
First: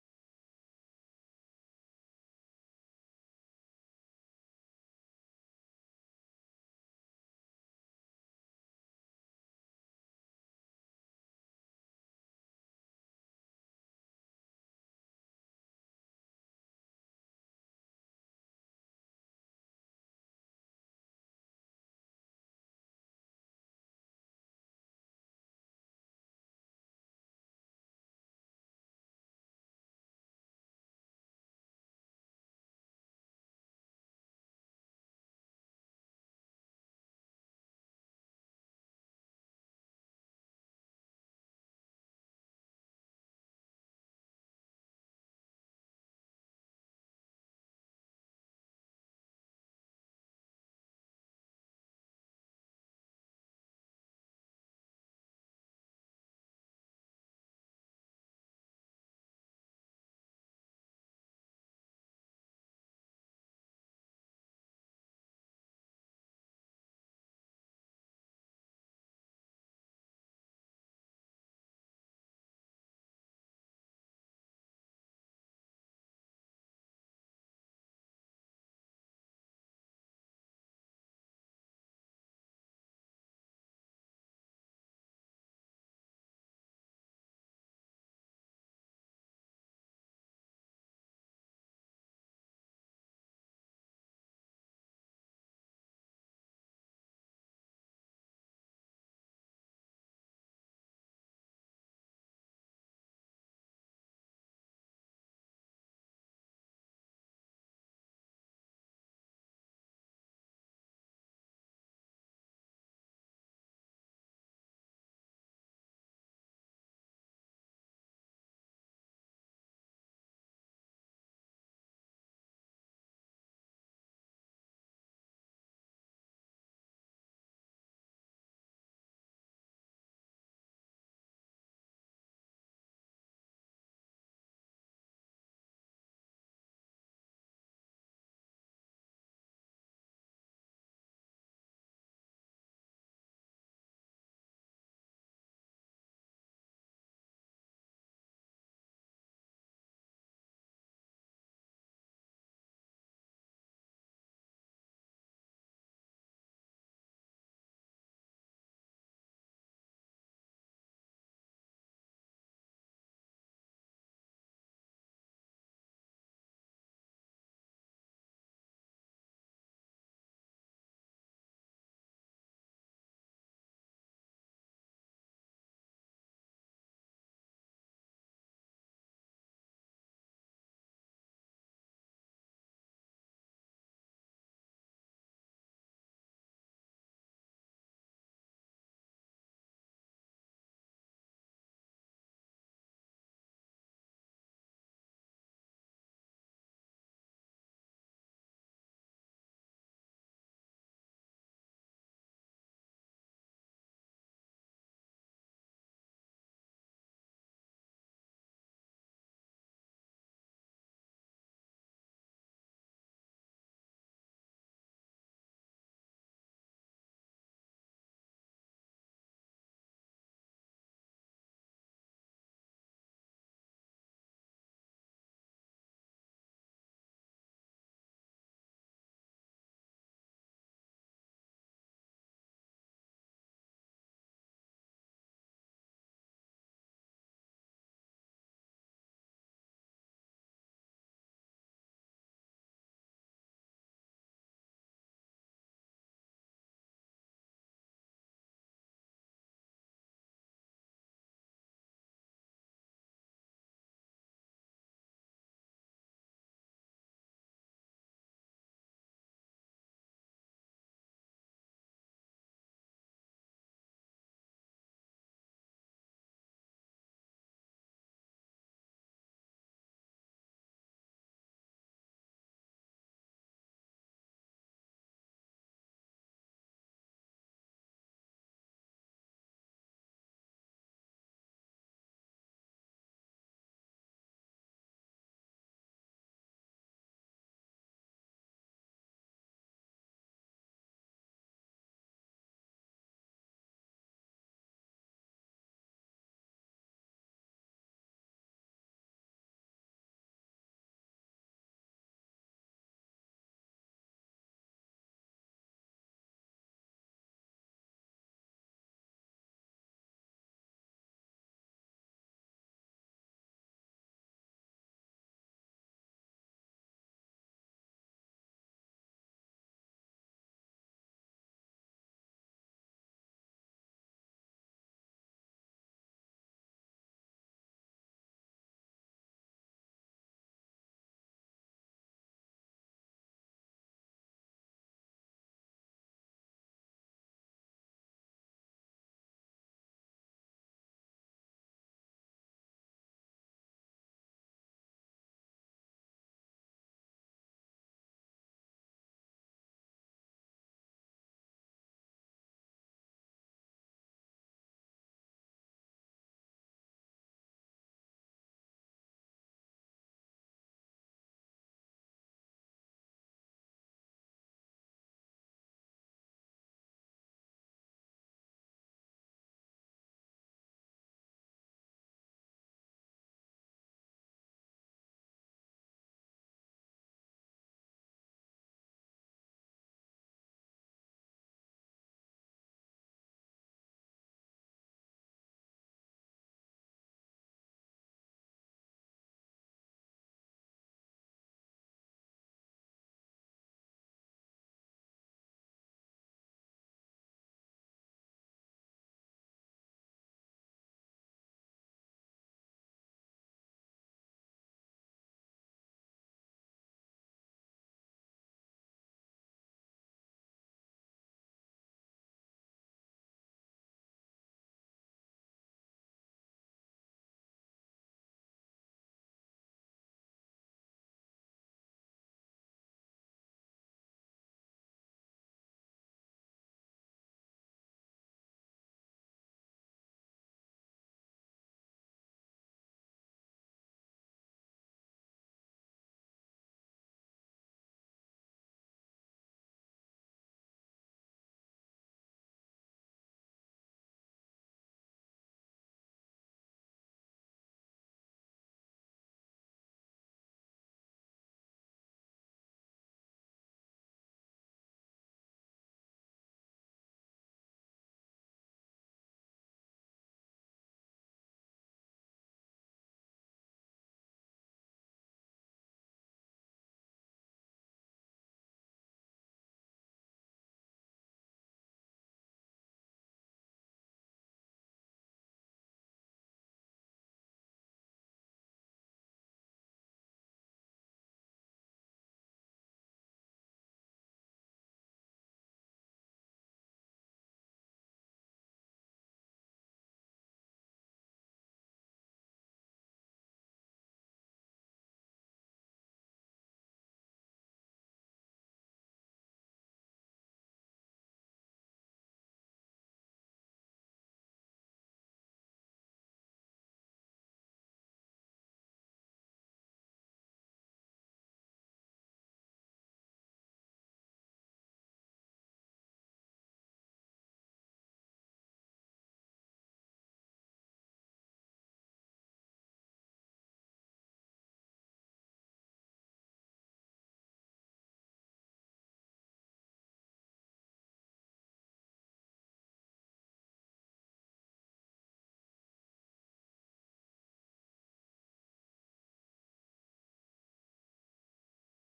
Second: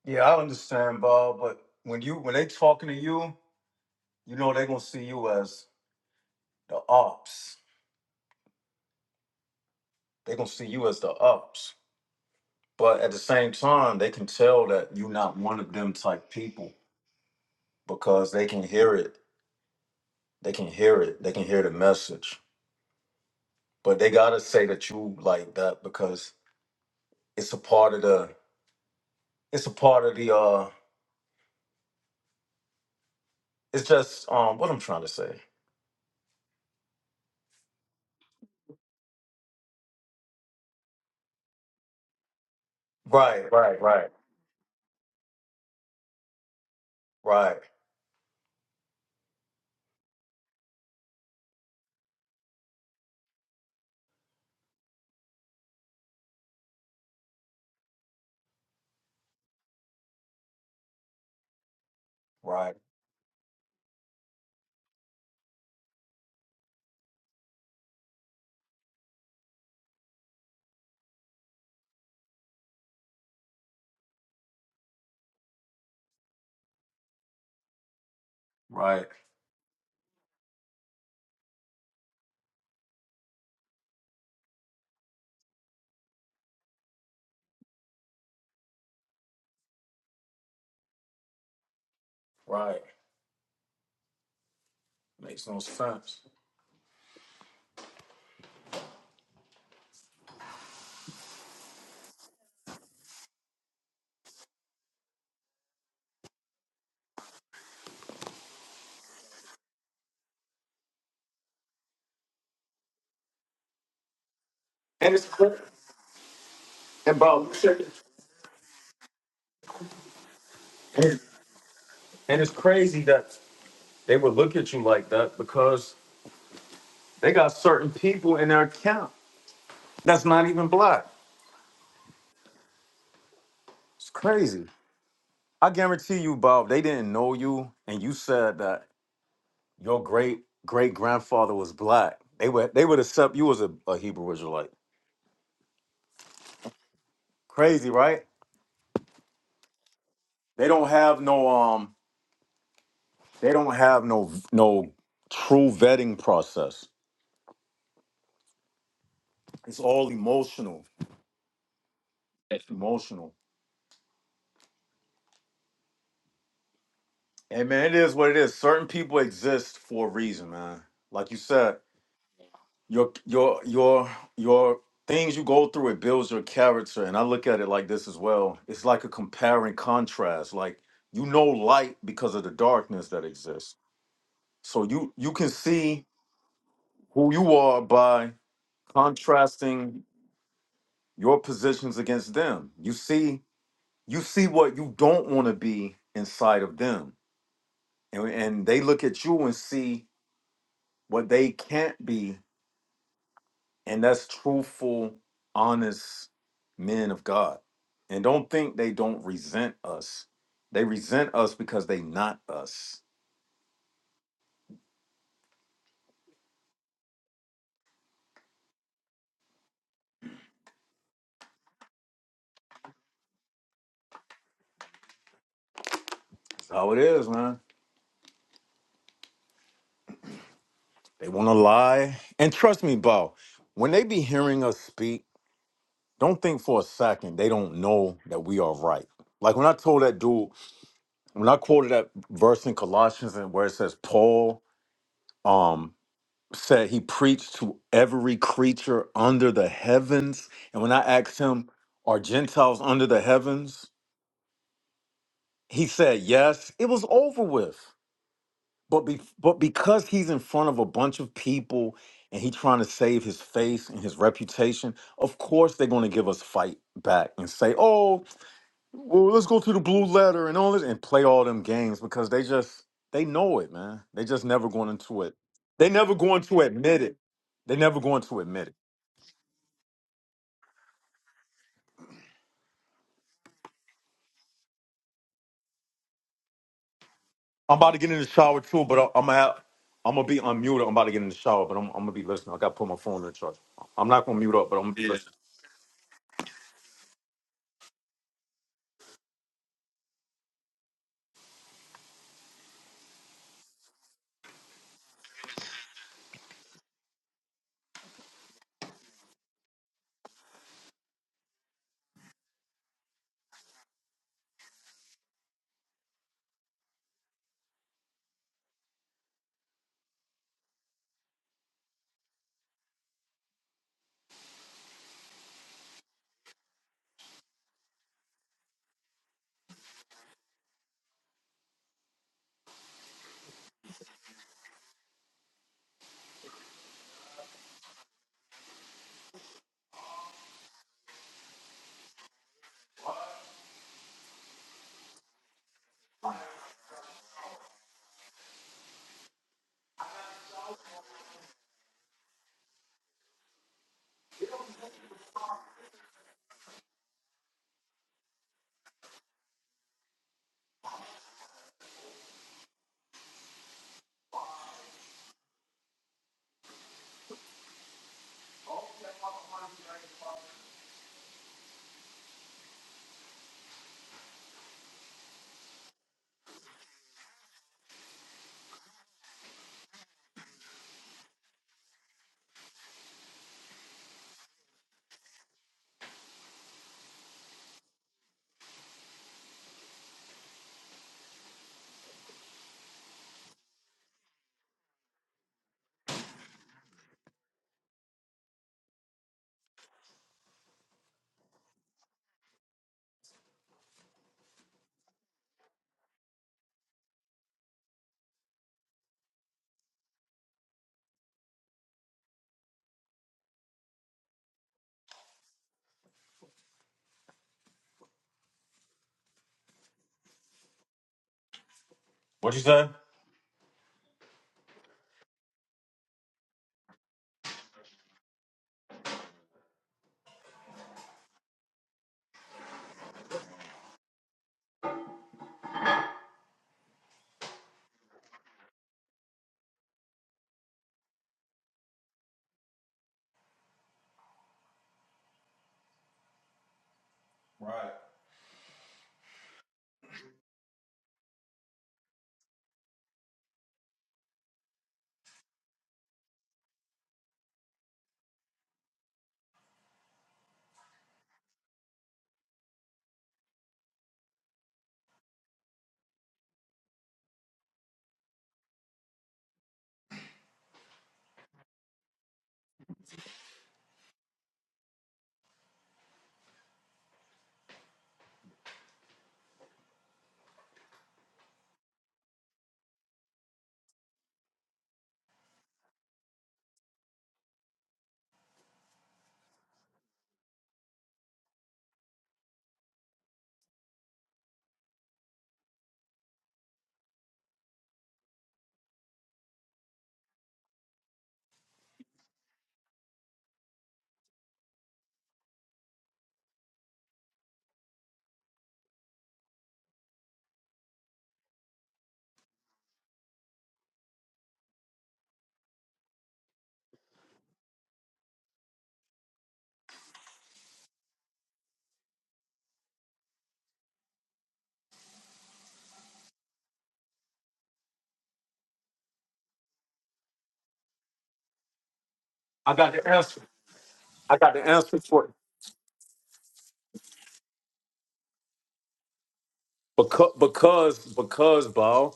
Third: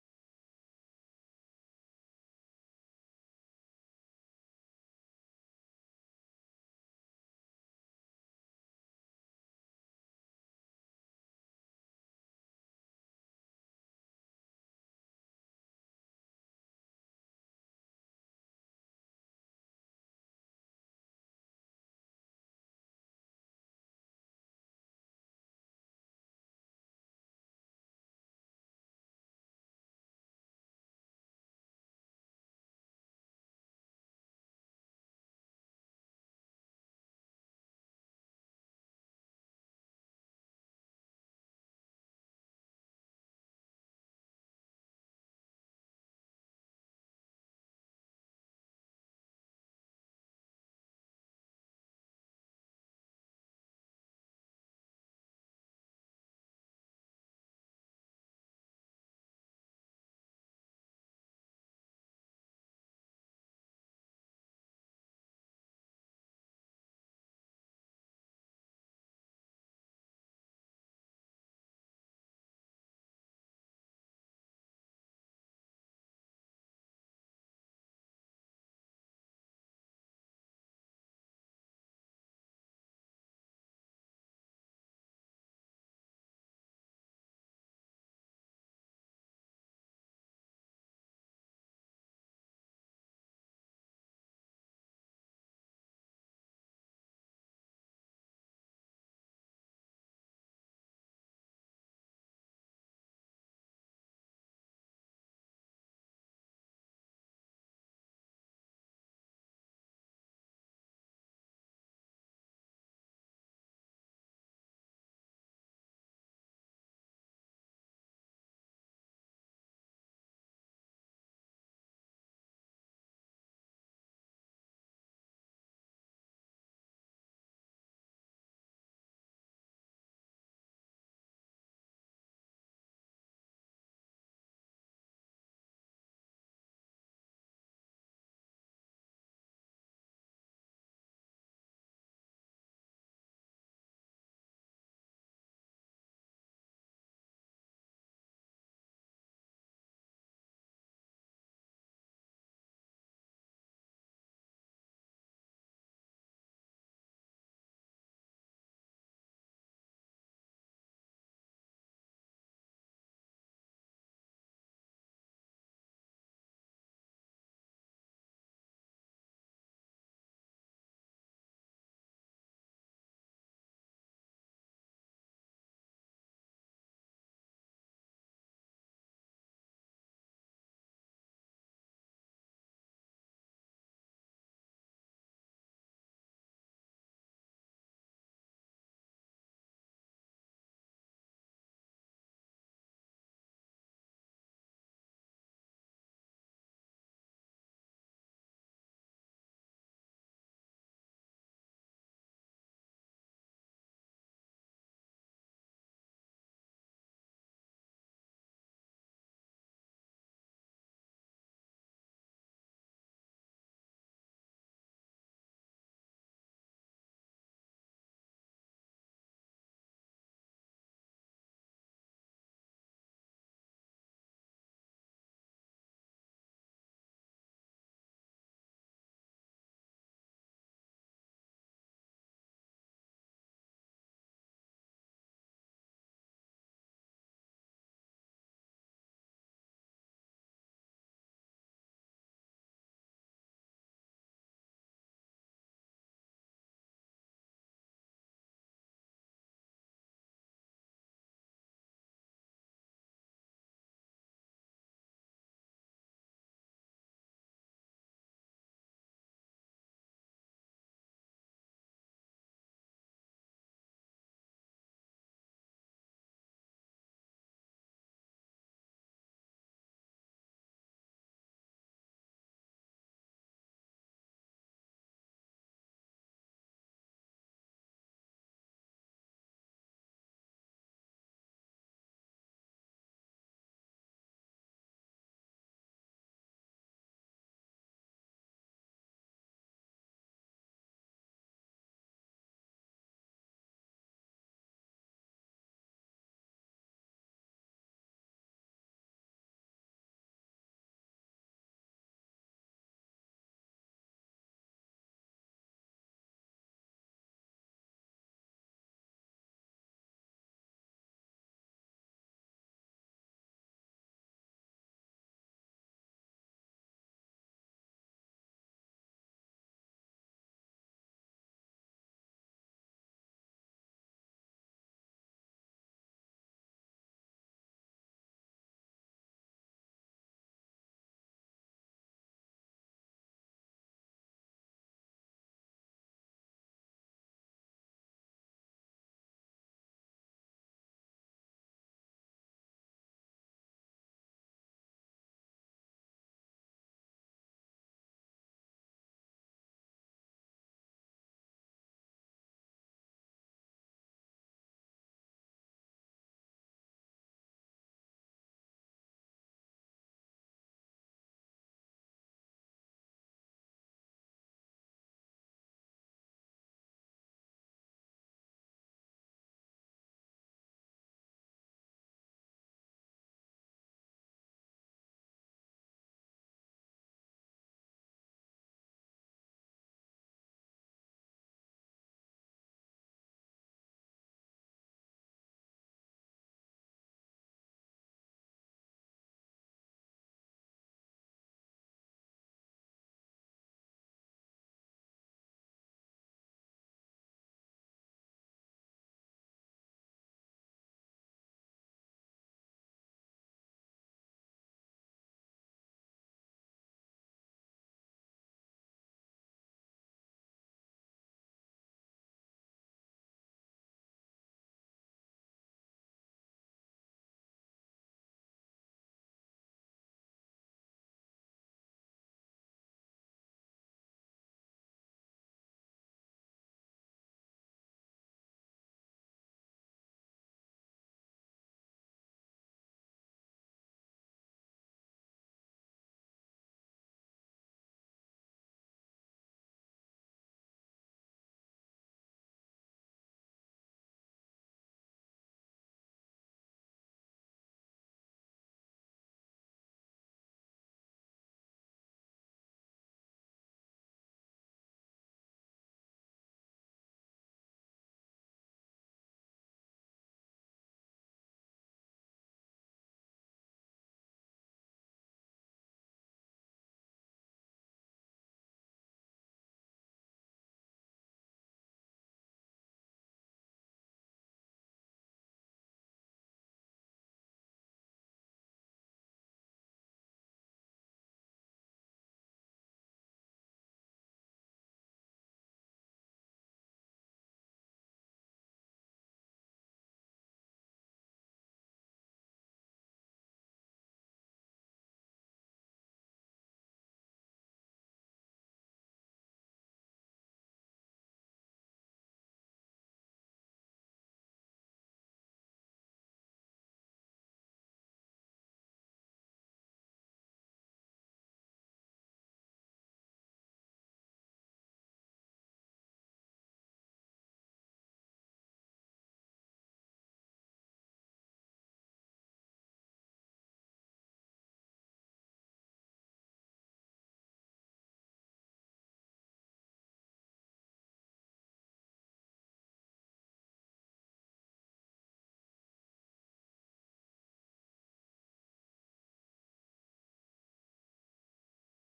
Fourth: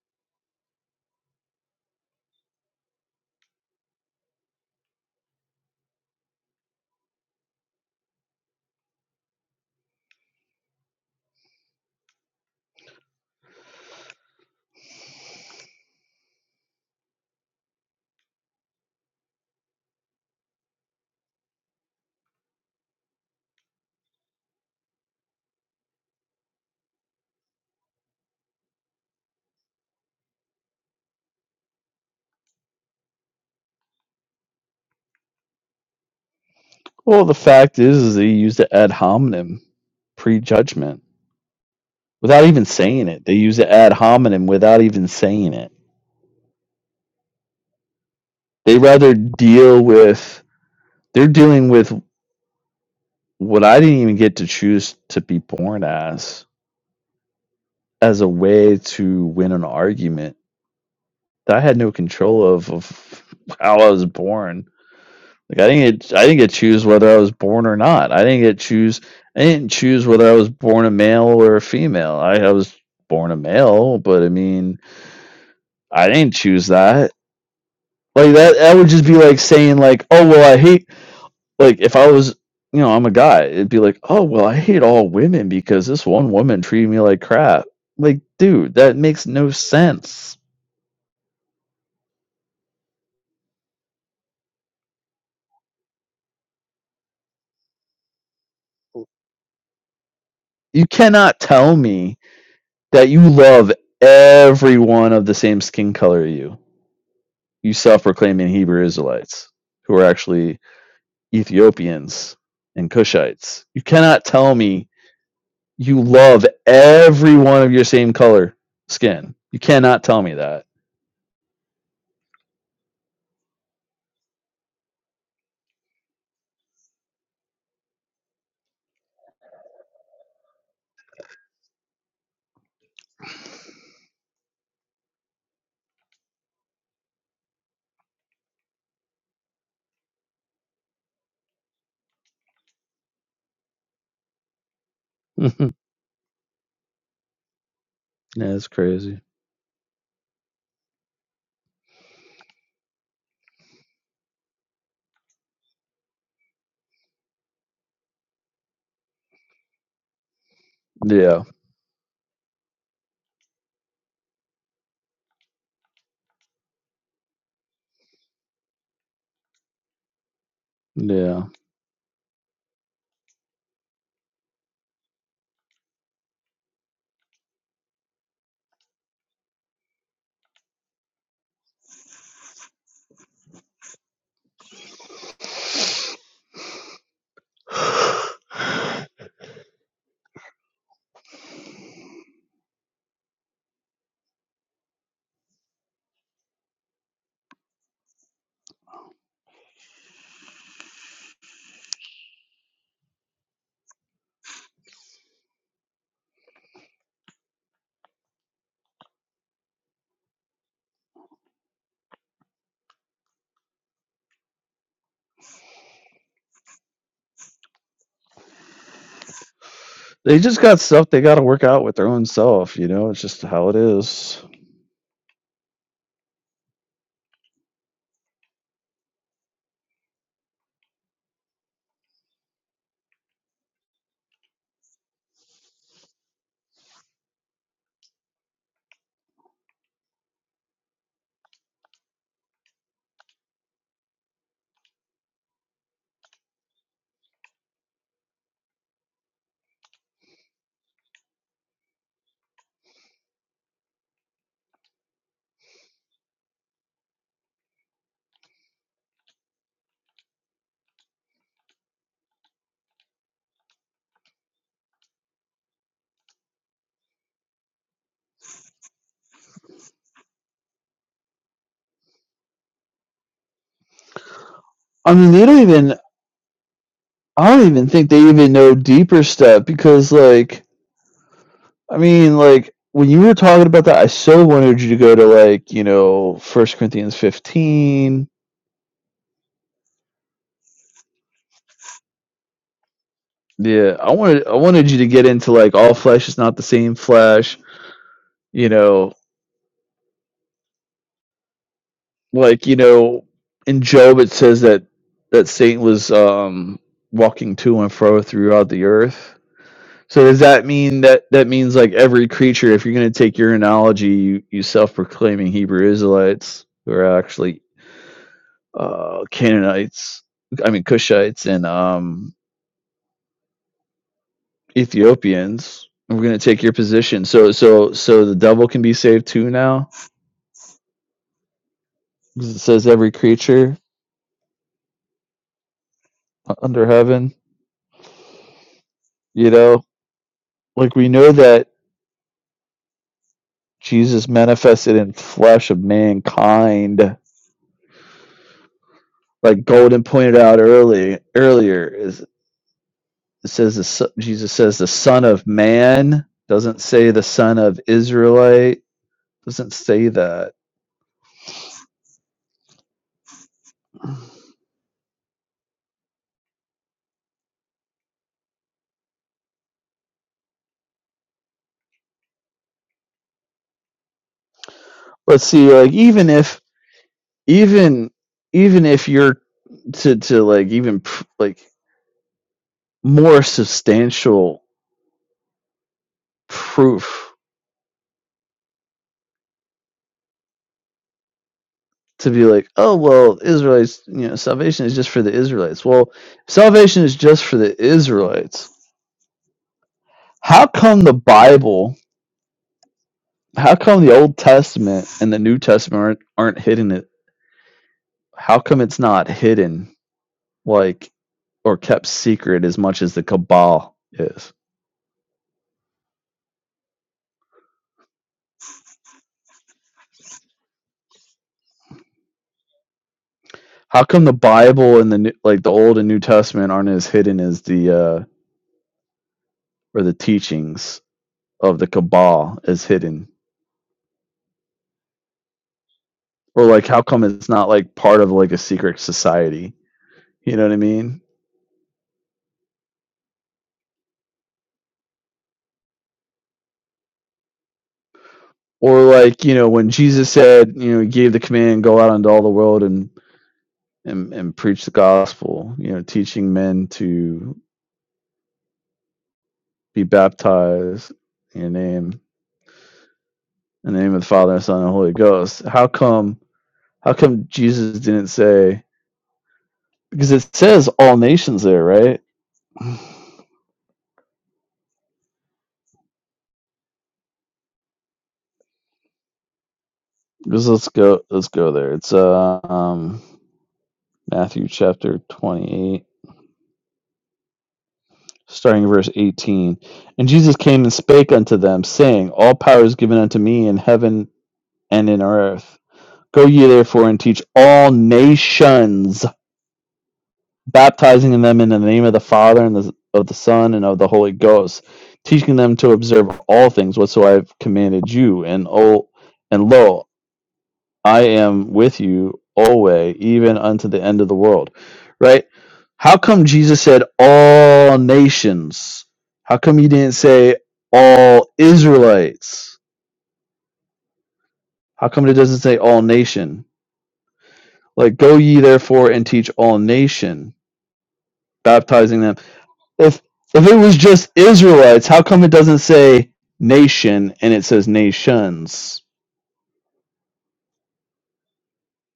Yeah, I understand, Bob, but when you when they talking to you, you know they're gonna see you as the ops. They're gonna see you as the ops. But at the same time, they can tell that you're not one of them type people because they can hear it. They can hear it. They can hear the message. But they gotta say that you like that because it's a part of the it's a part of the uh it's just um what I'm trying to say. Well, the fact is, is they used the ad hominem, prejudgment, without even saying it. They Right, use the right, ad right, hominem without even saying it. right, They rather deal with, they're dealing with what I didn't even get to choose to be born as as a way to win an argument that I had no control of right, of how I was born. Like I didn't get, I didn't get to choose whether I was born or not. I didn't get to choose I didn't choose whether I was born a male or a female. I, I was born a male, but I mean I didn't choose that. Like that that would just right, be like saying like, oh well I hate Like if I was, you know, I'm a guy, it'd be like, "Oh, well, I hate all women because this one woman treated me like crap." Like, dude, that makes no sense. right. Makes sense. You cannot tell me that you love everyone of the same skin color as you. You self-proclaiming Hebrew Israelites who are actually Ethiopians and Cushites. You cannot tell me And it's you love every bro. one of your same color skin. You cannot tell me that. And it's crazy that they would look at you like that because they got certain people in their account that's not even black. It's crazy. I guarantee you, Bob, they didn't know you, and you said that your great great grandfather was black. They would they would accept you as a, a Hebrew Israelite. That's Crazy, right? crazy. They don't have no um. They don't have no no true vetting process. It's all emotional. Yeah, It's emotional. Hey man, it is what it is. Certain people exist for a reason, man. Like you yeah. said, your your your your things you go through it builds your character, and I look at it like this as well. It's like a comparing contrast. Like you know light because of the darkness that exists. So you you can see who you are by contrasting your positions against them. You see you see what you don't want to be inside of them, and and they look at you and see what they can't be And that's truthful, honest men of God. And don't think they don't resent us. They resent us because they not us. they just got stuff they got to work out with their own self. You know, it's just how it is. That's how it is, man. They want to lie. And trust me, Bo, when they be hearing us speak, don't think for a second they don't know that we are right. Like when I told that dude, when I quoted that verse in Colossians and where it says Paul, um, said he preached to every creature under the heavens. And when I asked him, Are Gentiles under the heavens? He said, Yes. It was over with. But, be- but because he's in front of a bunch of people and he's trying to save his face and his reputation, of course they're going to give us fight back and say, Oh, well, let's go to the blue letter and all this and play all them games because they just, they know it, man. They just never going I into mean, it. they don't They even. never going to admit it. I don't They even never think they going to even admit it. know deeper stuff because, like, I mean, like when you were talking about that, I so wanted you to go to like you know First Corinthians I'm about to get in the fifteen. shower too, but I'm gonna have, I'm gonna be unmuted. I'm about to get in the shower, but I'm, I'm gonna be listening. I gotta put my phone in the charge. Yeah, I'm I not gonna wanted I mute up, but I'm wanted gonna you be to Yeah. get listening. into like all flesh is not the same flesh. You know, like you know in Job it says that that Satan was um walking to and fro throughout the earth So does that mean that that means like every creature? If you're going to take your analogy, you you self-proclaiming Hebrew Israelites who are actually uh, Canaanites, I mean Cushites and um, Ethiopians. We're going to take your position. So so so the devil can be saved too now, because it says every creature under heaven. You know, like we know that Jesus manifested in flesh of mankind like Golden pointed out early earlier, is. It says the, so- Jesus says the Son of Man doesn't say the Son of Israelite doesn't say that. Let's see, like even if even even if you're to to like even pr- like more substantial proof to be like, oh well, Israelites, you know, salvation is just for the Israelites. Well, if salvation is just for the Israelites. How come the Bible? How come the Old Testament and the New Testament aren't, aren't hitting it? how come it's not hidden like or kept secret as much as the cabal is What you say? how come the bible and the like the old and new testament aren't as hidden as the uh or the teachings of the cabal is hidden or like how come it's not like part of like a secret society you know what i mean or like you know when jesus said you know he gave the command go out into all the world and and, and preach the gospel you know teaching men to be baptized in your name in the name of the Father and the Son and the Holy Ghost. How come? How come Jesus didn't say? Because it says all nations there, right? Because let's go. Let's go there. It's uh, um, Matthew chapter twenty-eight, starting verse eighteen. And Jesus came and spake unto them, saying, All power is given unto me in heaven and in earth. Go ye therefore and teach all nations, baptizing them in the name of the Father and the, of the Son and of the Holy Ghost, teaching them to observe all things whatsoever I have commanded you. And oh, and lo, I am with you always, even unto the end of the world. Right? How come Jesus said all nations? How come he didn't say all Israelites? How come it doesn't say all nation? Like, go ye therefore and teach all nation, baptizing them. I got the If answer. if it was just I got the answer Israelites, how for it. come it doesn't say nation and it says nations? Because because because Bo,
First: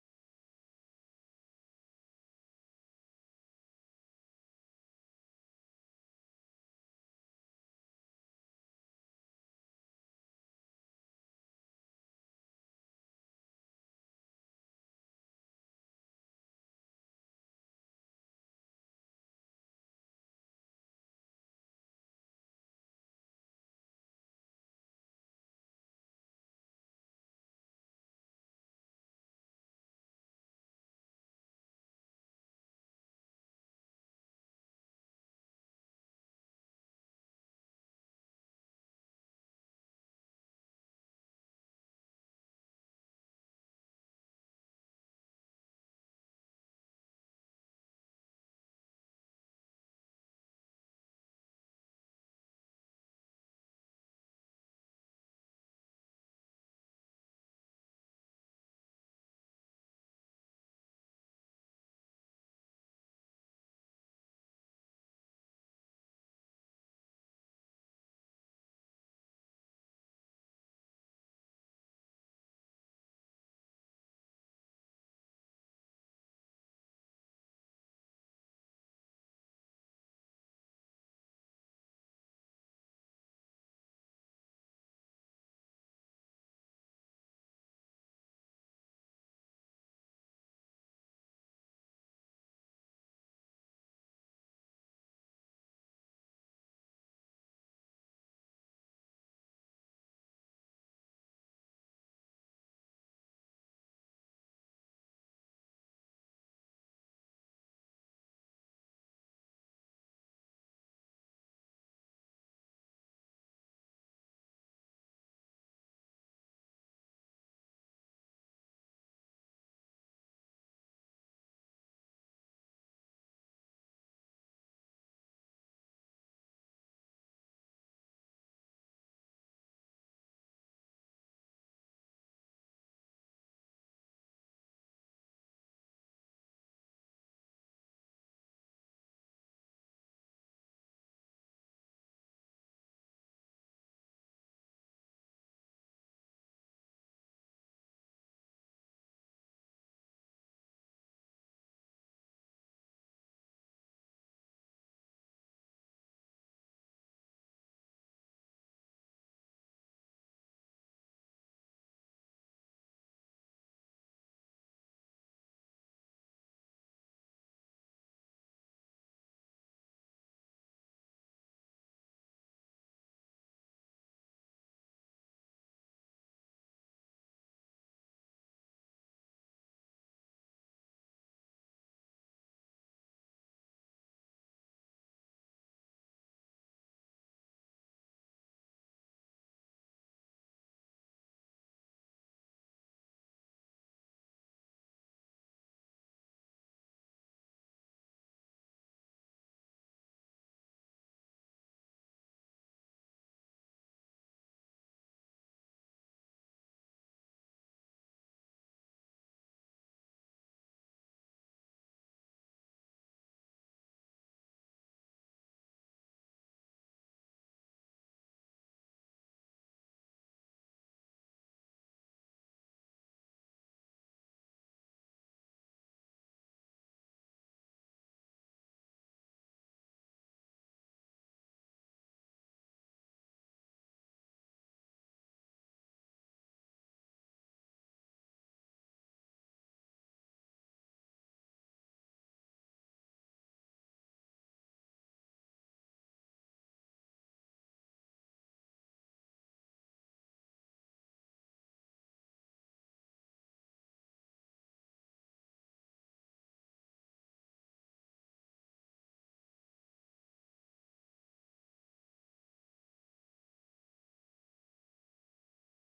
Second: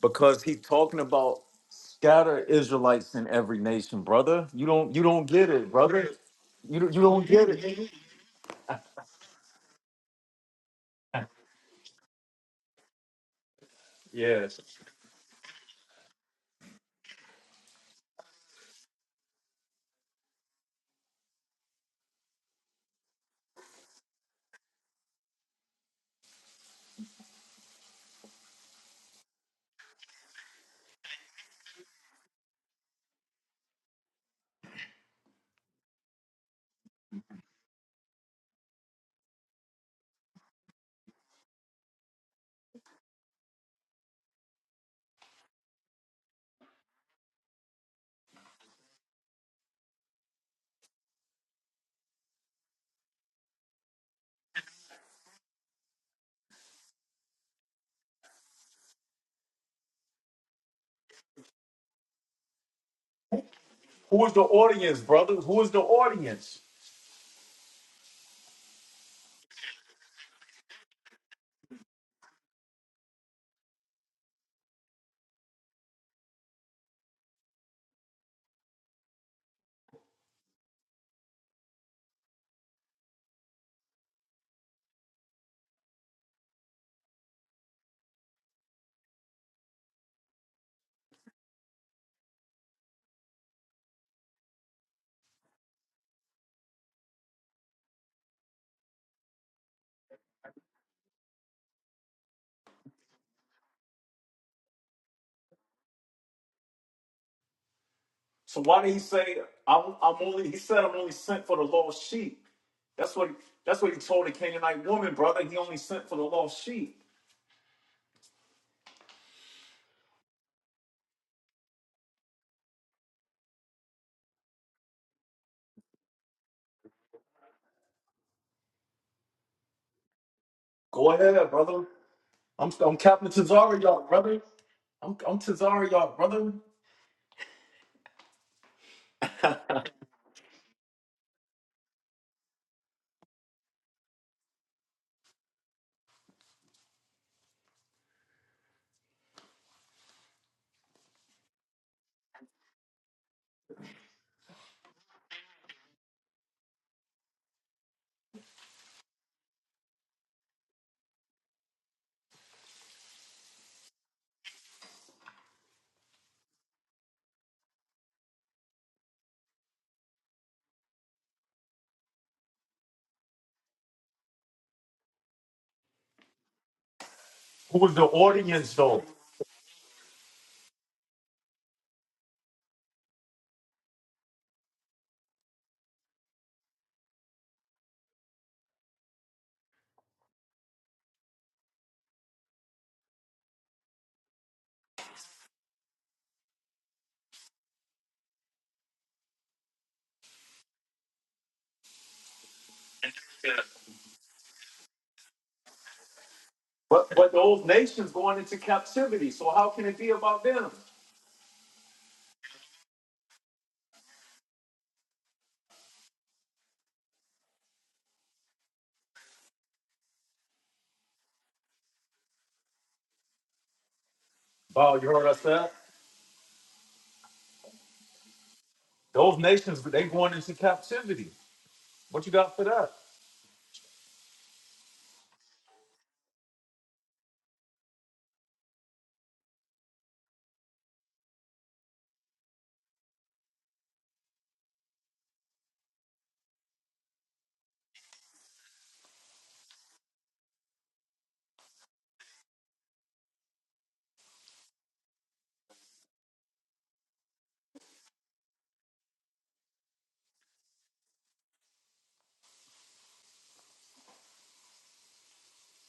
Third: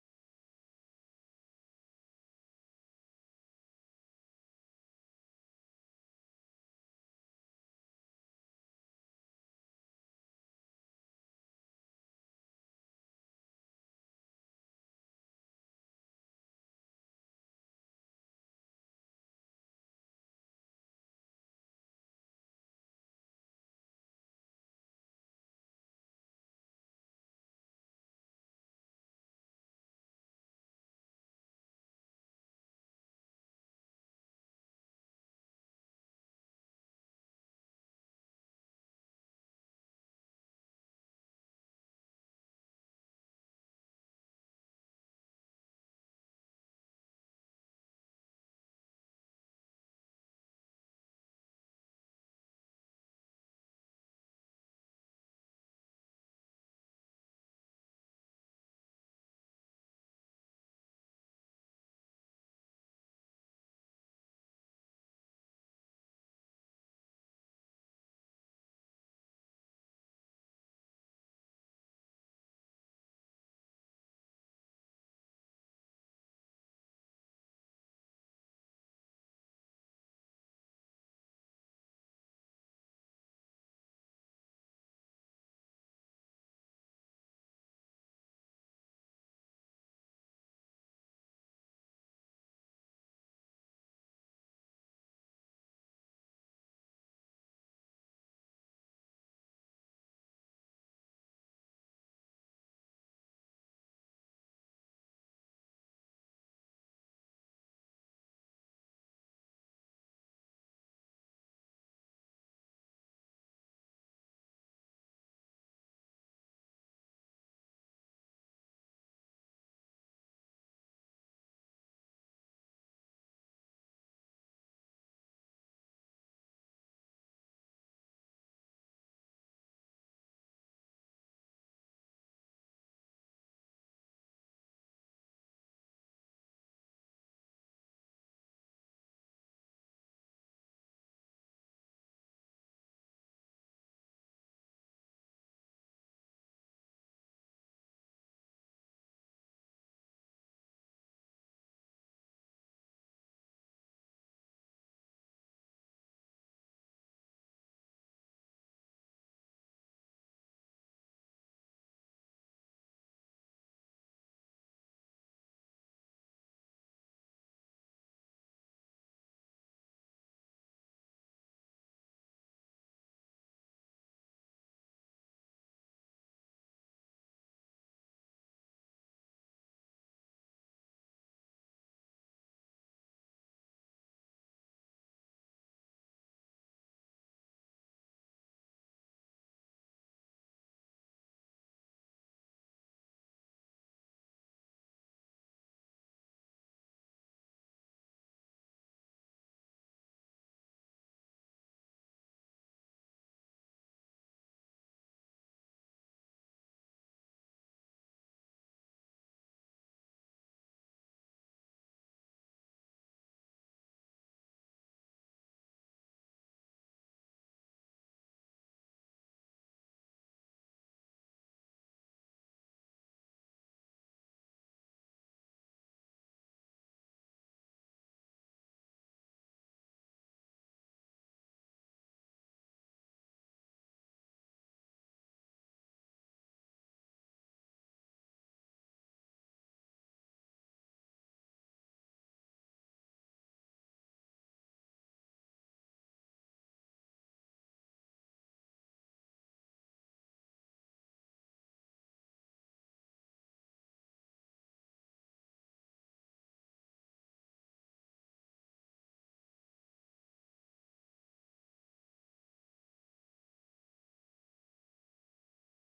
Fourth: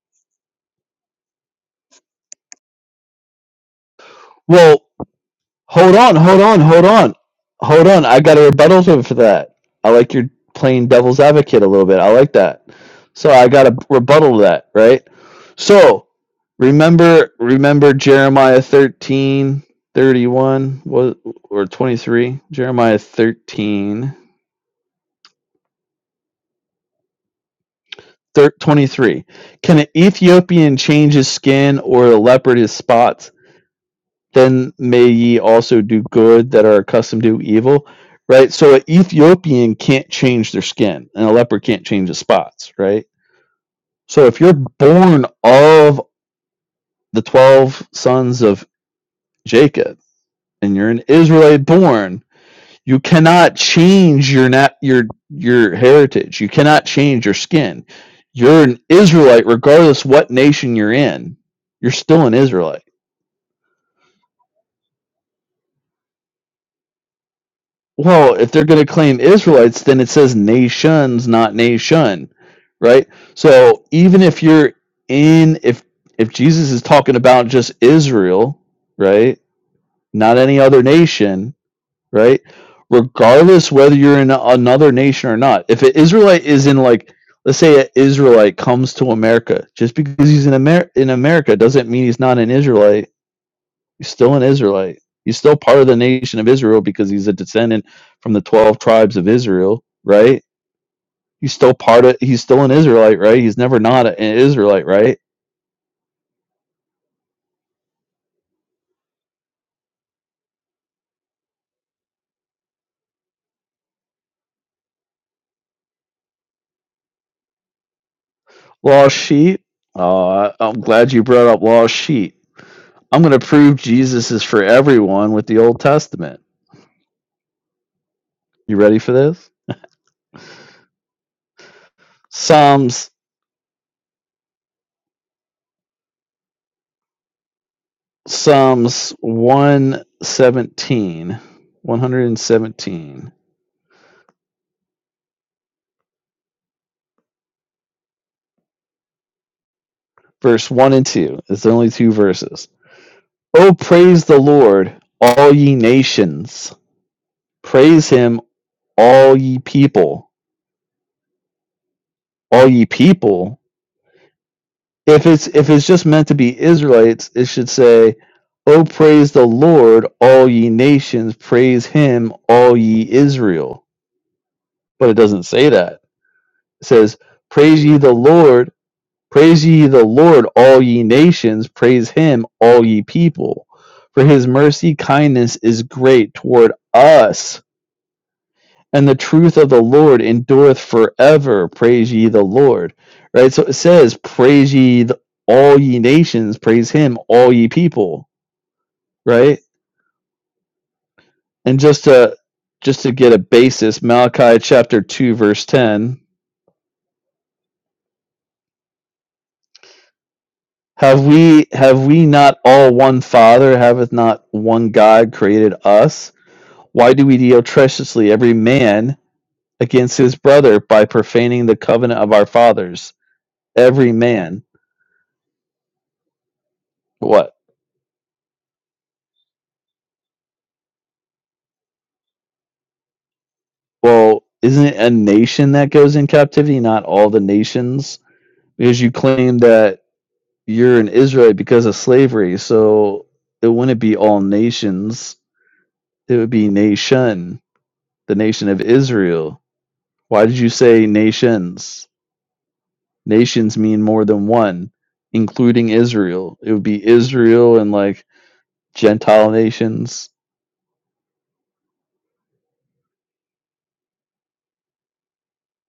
because he talking about scatter Israelites in every nation, brother. You Well, don't you don't get it, hold brother. on, hold on, You hold don't- you on, don't get hold it. on. I got a rebuttal to for that. I like your playing devil's advocate a little bit. I like that. So I got a rebuttal to that, right? So remember, remember Jeremiah thirteen thirty one was or twenty three? Jeremiah thirteen. 23. Can an Ethiopian change his skin or a leopard his spots? Then may ye also do good that are accustomed to evil. Right? So an Ethiopian can't change their skin and a leopard can't change his spots, right? So if you're born of the 12 sons of Jacob and you're an Israelite born, You cannot change your nat- your your heritage. You cannot change your skin. You're an Israelite regardless what nation you're in. You're still an Israelite. Who is the audience, brother? Who is the audience? Well, if they're going to claim Israelites, then it says nations, not nation, right? So even if you're in if if Jesus is talking about just Israel, right? Not any other nation, right? Regardless whether you're in another nation or not, if an Israelite is in like, let's say an Israelite comes to America, just because he's in Amer in America doesn't mean he's not an Israelite. He's still an Israelite. He's still part of the nation of Israel because he's a descendant from the twelve tribes of Israel, right? He's still part of. He's still an Israelite, right? He's never not an Israelite, right? So why did he say I'm, I'm only? He said I'm only sent for the lost sheep. That's what that's what he told the Canaanite woman, brother. He only sent for the lost sheep. Lost sheep. Uh, I'm glad you brought up lost sheep. I'm going to prove Jesus is for everyone with the Old Testament You ready for this? Go ahead, brother. I'm I'm Psalms Captain Tazari, y'all, brother. I'm I'm Tazari, y'all, brother. Psalms one seventeen, one hundred and seventeen, verse 1 and 2. It's only two verses. Oh, praise the Lord, all ye nations. Praise him, all ye people. All ye people. If it's if it's just meant to be Israelites, it should say, Oh, praise the Lord, all ye nations. Praise him, all ye Israel. But it doesn't say that. It says, Who Praise was ye the the Lord, audience though? Praise ye the Lord, all ye nations, praise him, all ye people. For his mercy kindness is great toward us, and the truth of the Lord endureth forever. Praise ye the Lord. Right? So it says, Praise ye the, all ye nations, praise him, all ye people. Right? And just to just to get a basis, Malachi chapter two, verse ten. But but those nations going into captivity. So how can it be about them? Have we have we not all one Father? Haveth not one God created us? Why do we deal treacherously every man against his brother by profaning the covenant of our fathers? Every man. Oh, you heard us that? What? Those nations, they going into captivity. What you got for that? Well, isn't it a nation that goes in captivity, not all the nations? Because you claim that you're an Israelite because of slavery, so it wouldn't be all nations. It would be nation, the nation of Israel. Why did you say nations? Nations mean more than one, including Israel. It would be Israel and like Gentile nations.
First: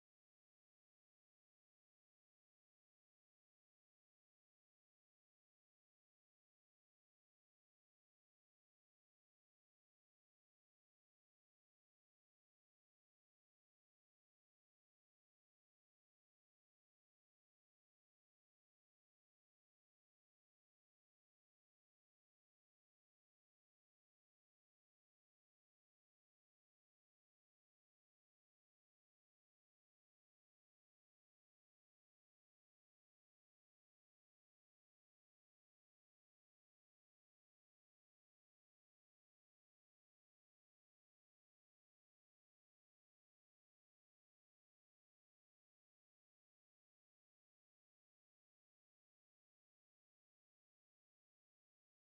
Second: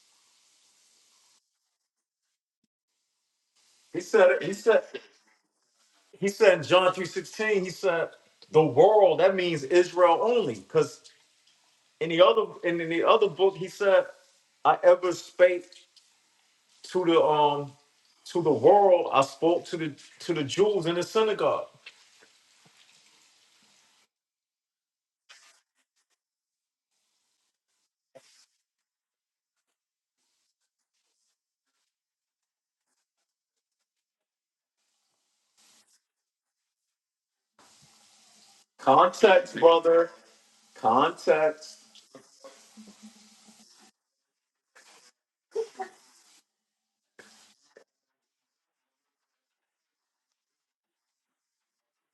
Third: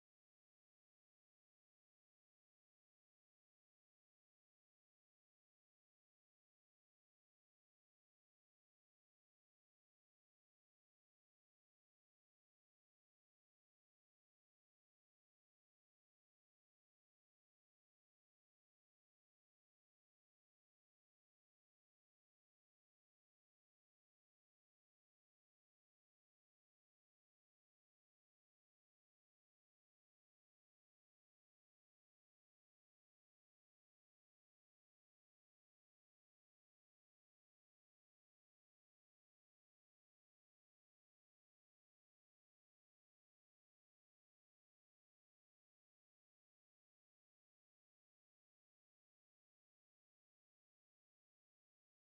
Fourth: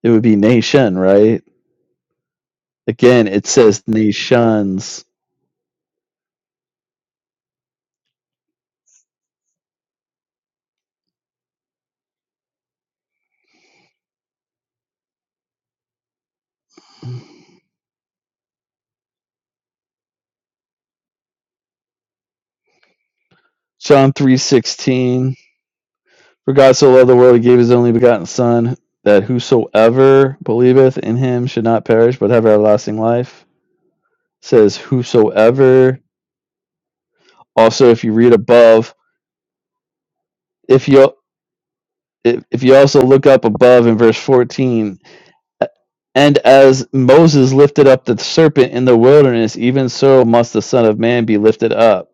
It would be nation, right? Again, it says He said he said nations. he said in John 3:16, he said, the world, that means Israel only. Because in the other and in the other book he said i ever spake to the um to the world i spoke to the to the jews in the synagogue John three sixteen. For God so loved the world, he gave his only begotten Son, that whosoever believeth in him should not perish, but have everlasting life. It says whosoever. Also, if you read above, context brother if you context if if you also look up above in verse fourteen, and as Moses lifted up the serpent in the wilderness, even so must the Son of Man be lifted up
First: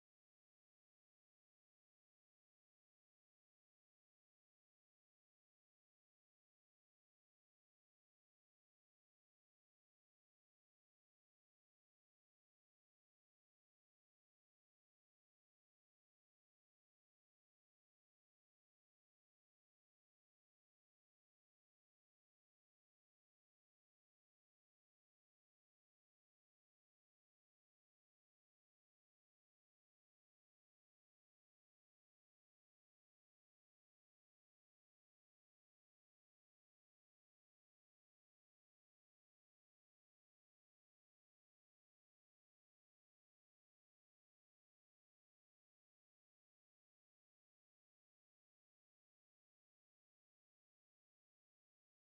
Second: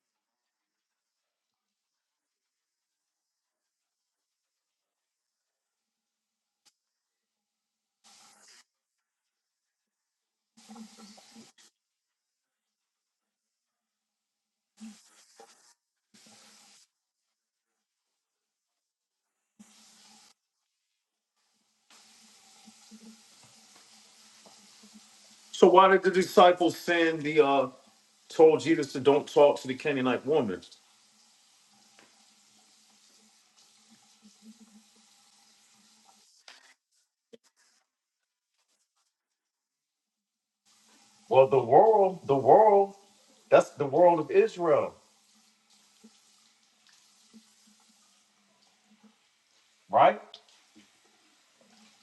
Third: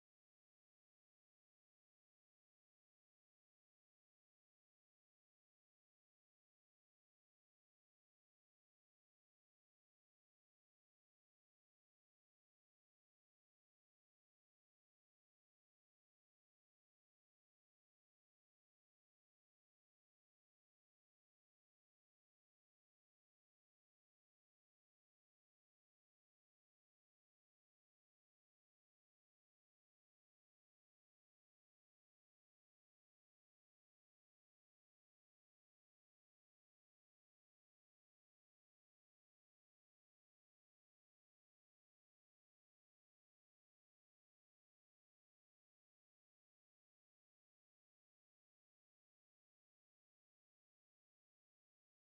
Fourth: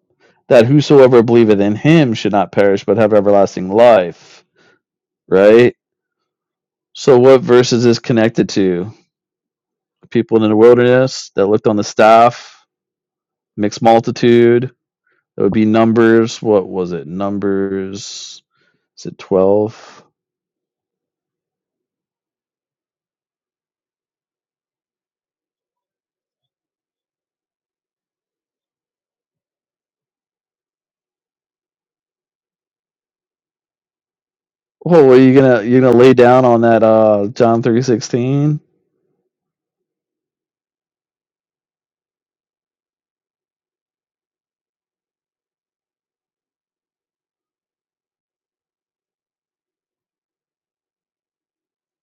that whosoever believeth in him should not perish but have everlasting life. Right? So what verse is this connected to? People in the wilderness that looked on the staff, mixed multitude. That would be numbers. What was it? Numbers is it twelve? so why did the disciples send the uh told jesus to don't talk to the canaanite woman Oh, are you gonna you're gonna lay down on that uh John three sixteen? well the world the world that's the world of israel right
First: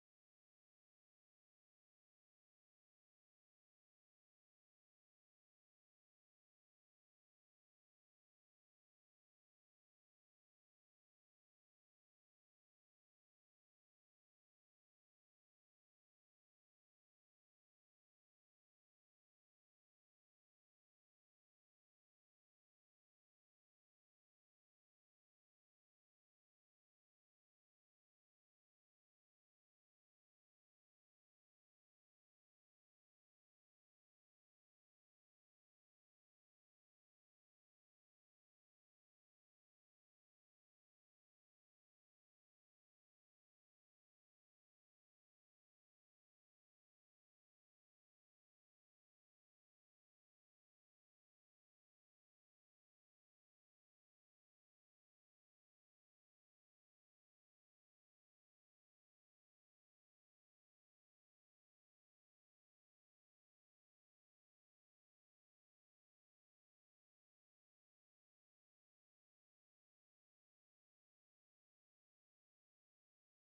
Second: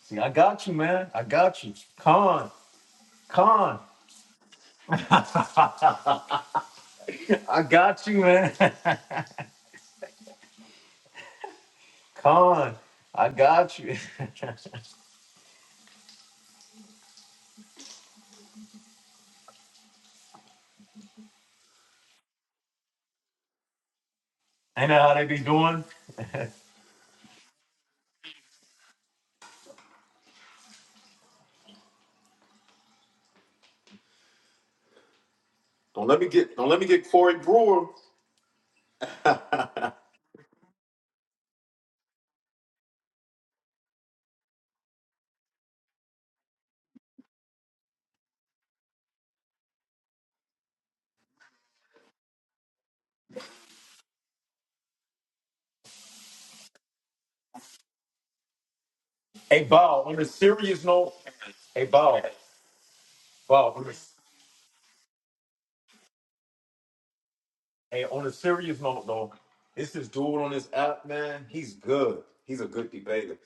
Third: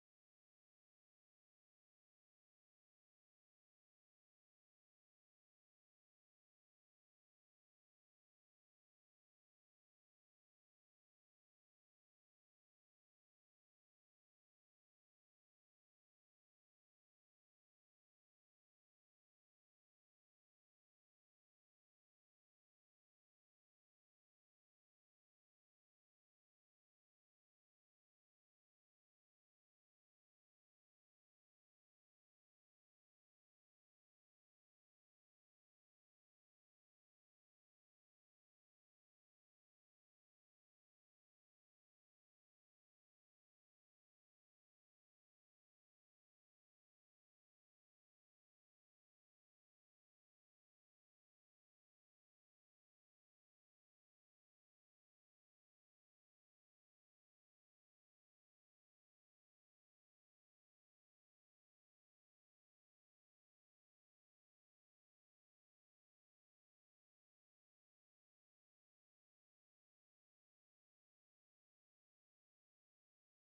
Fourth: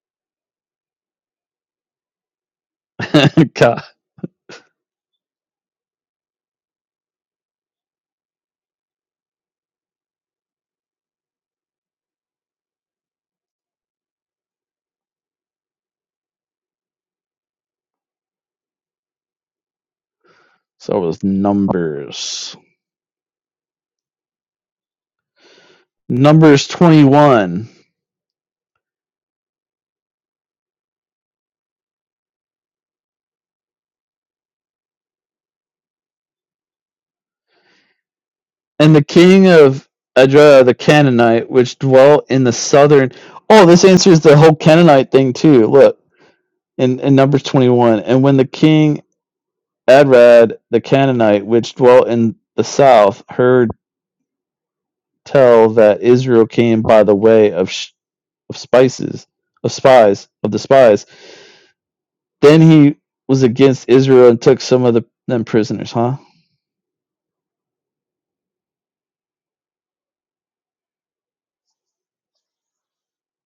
see i got you man i got you con con God. i got you man Con, I got you. So it was numbers. I know how they be doing? Numbers twenty one. Don't let me get don't let me get Corey Brewer. and the king of Edra the Canaanite, which dwelt in the southern. Oh, this answers the whole Canaanite thing too. Look in in Numbers twenty one, and when the king Adrad the Canaanite, which dwelt in the south, heard tell that Israel came by the way of sh- of spices Hey, of Bob, on a spies of the serious spies, note, hey, Bob, then he was Bob, on against a, Israel and took some of the them prisoners. Huh? hey, on a serious note, though, this is dude on this app, man. He's good. He's a good debater.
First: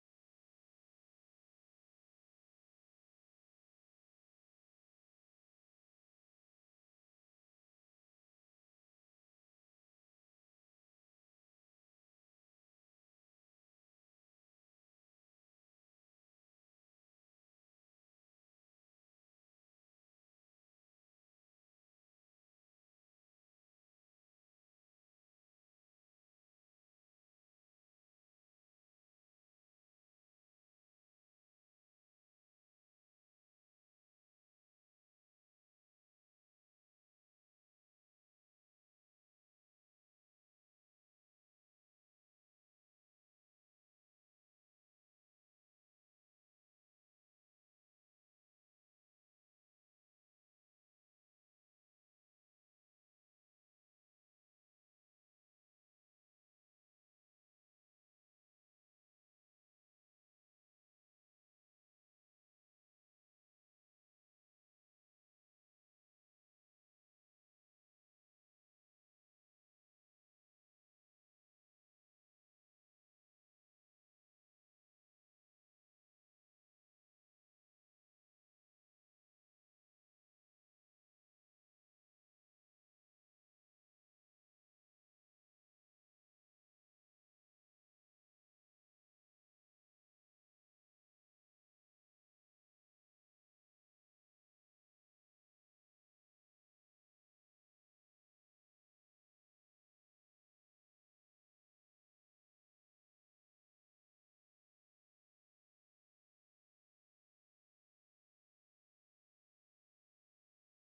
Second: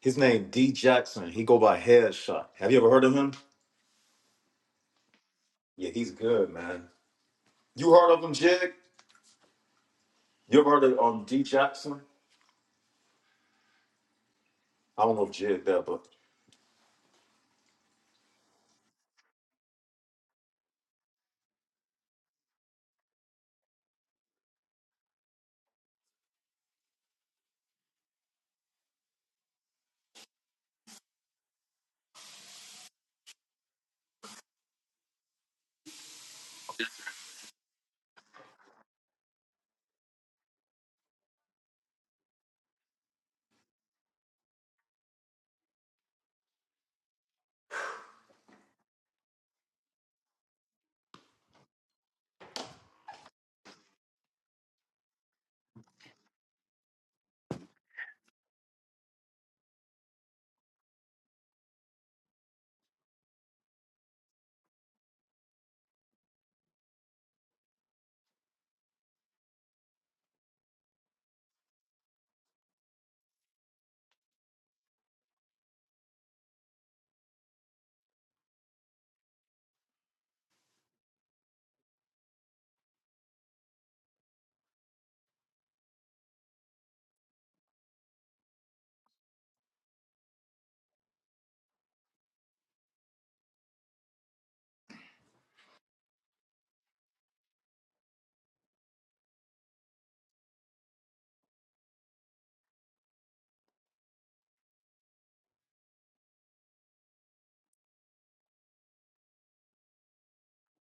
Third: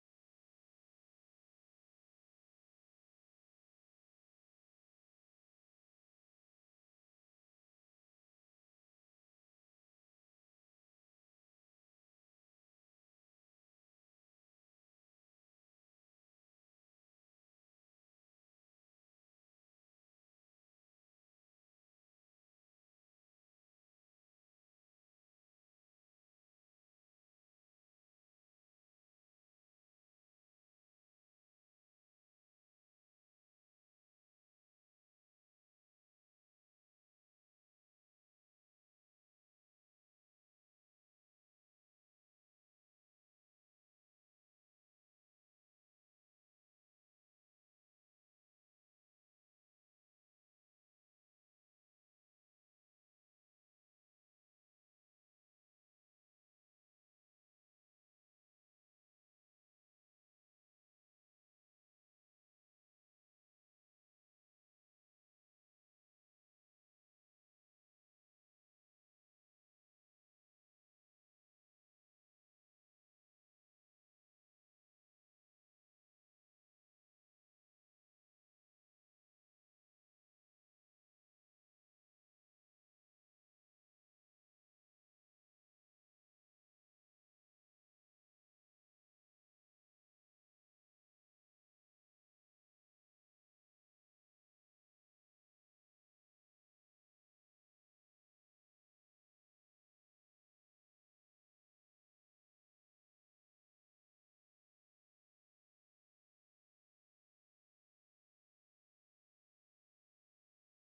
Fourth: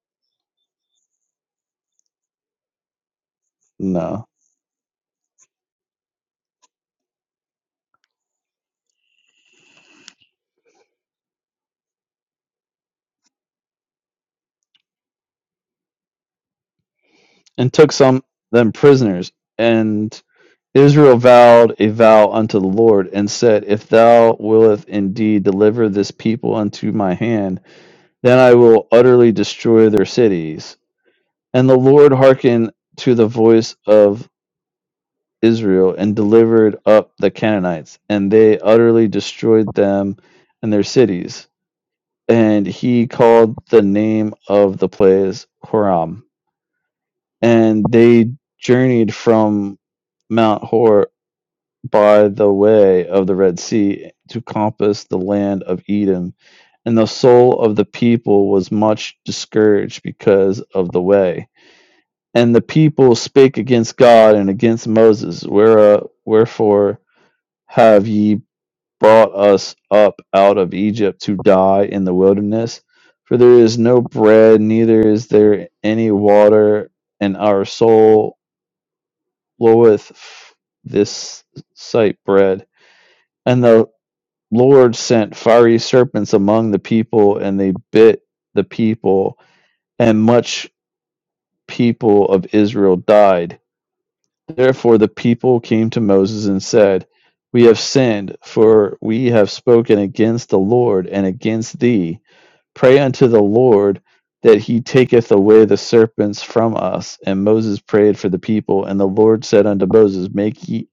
His name D Jackson. He go by Headshot. Have you ever heard of him? No. Yeah, he's good, man. You heard of him, Jig? You ever heard of um, D Jackson? I don't know if Jig there, but and took some them prisoners. And Israel vowed a vow unto the Lord, and said, If thou willeth indeed deliver this people unto my hand, then I will utterly destroy their cities. And the Lord hearkened to the voice of Israel, and delivered up the Canaanites, and they utterly destroyed them and their cities. And he called the name of the place Horam and they journeyed from Mount Hor by the way of the Red Sea to compass the land of Edom. And the soul of the people was much discouraged because of the way. And the people spake against God and against Moses, Where, uh, Wherefore have ye brought us up out of Egypt to die in the wilderness? For there is no bread, neither is there any water, and our soul bloweth this sight bread. And the Lord sent fiery serpents among the people, and they bit the people, and much people of Israel died. Therefore the people came to Moses and said, We have sinned, for we have spoken against the Lord and against thee. Pray unto the Lord that he taketh away the serpents from us. And Moses prayed for the people, and the Lord said unto Moses, Make ye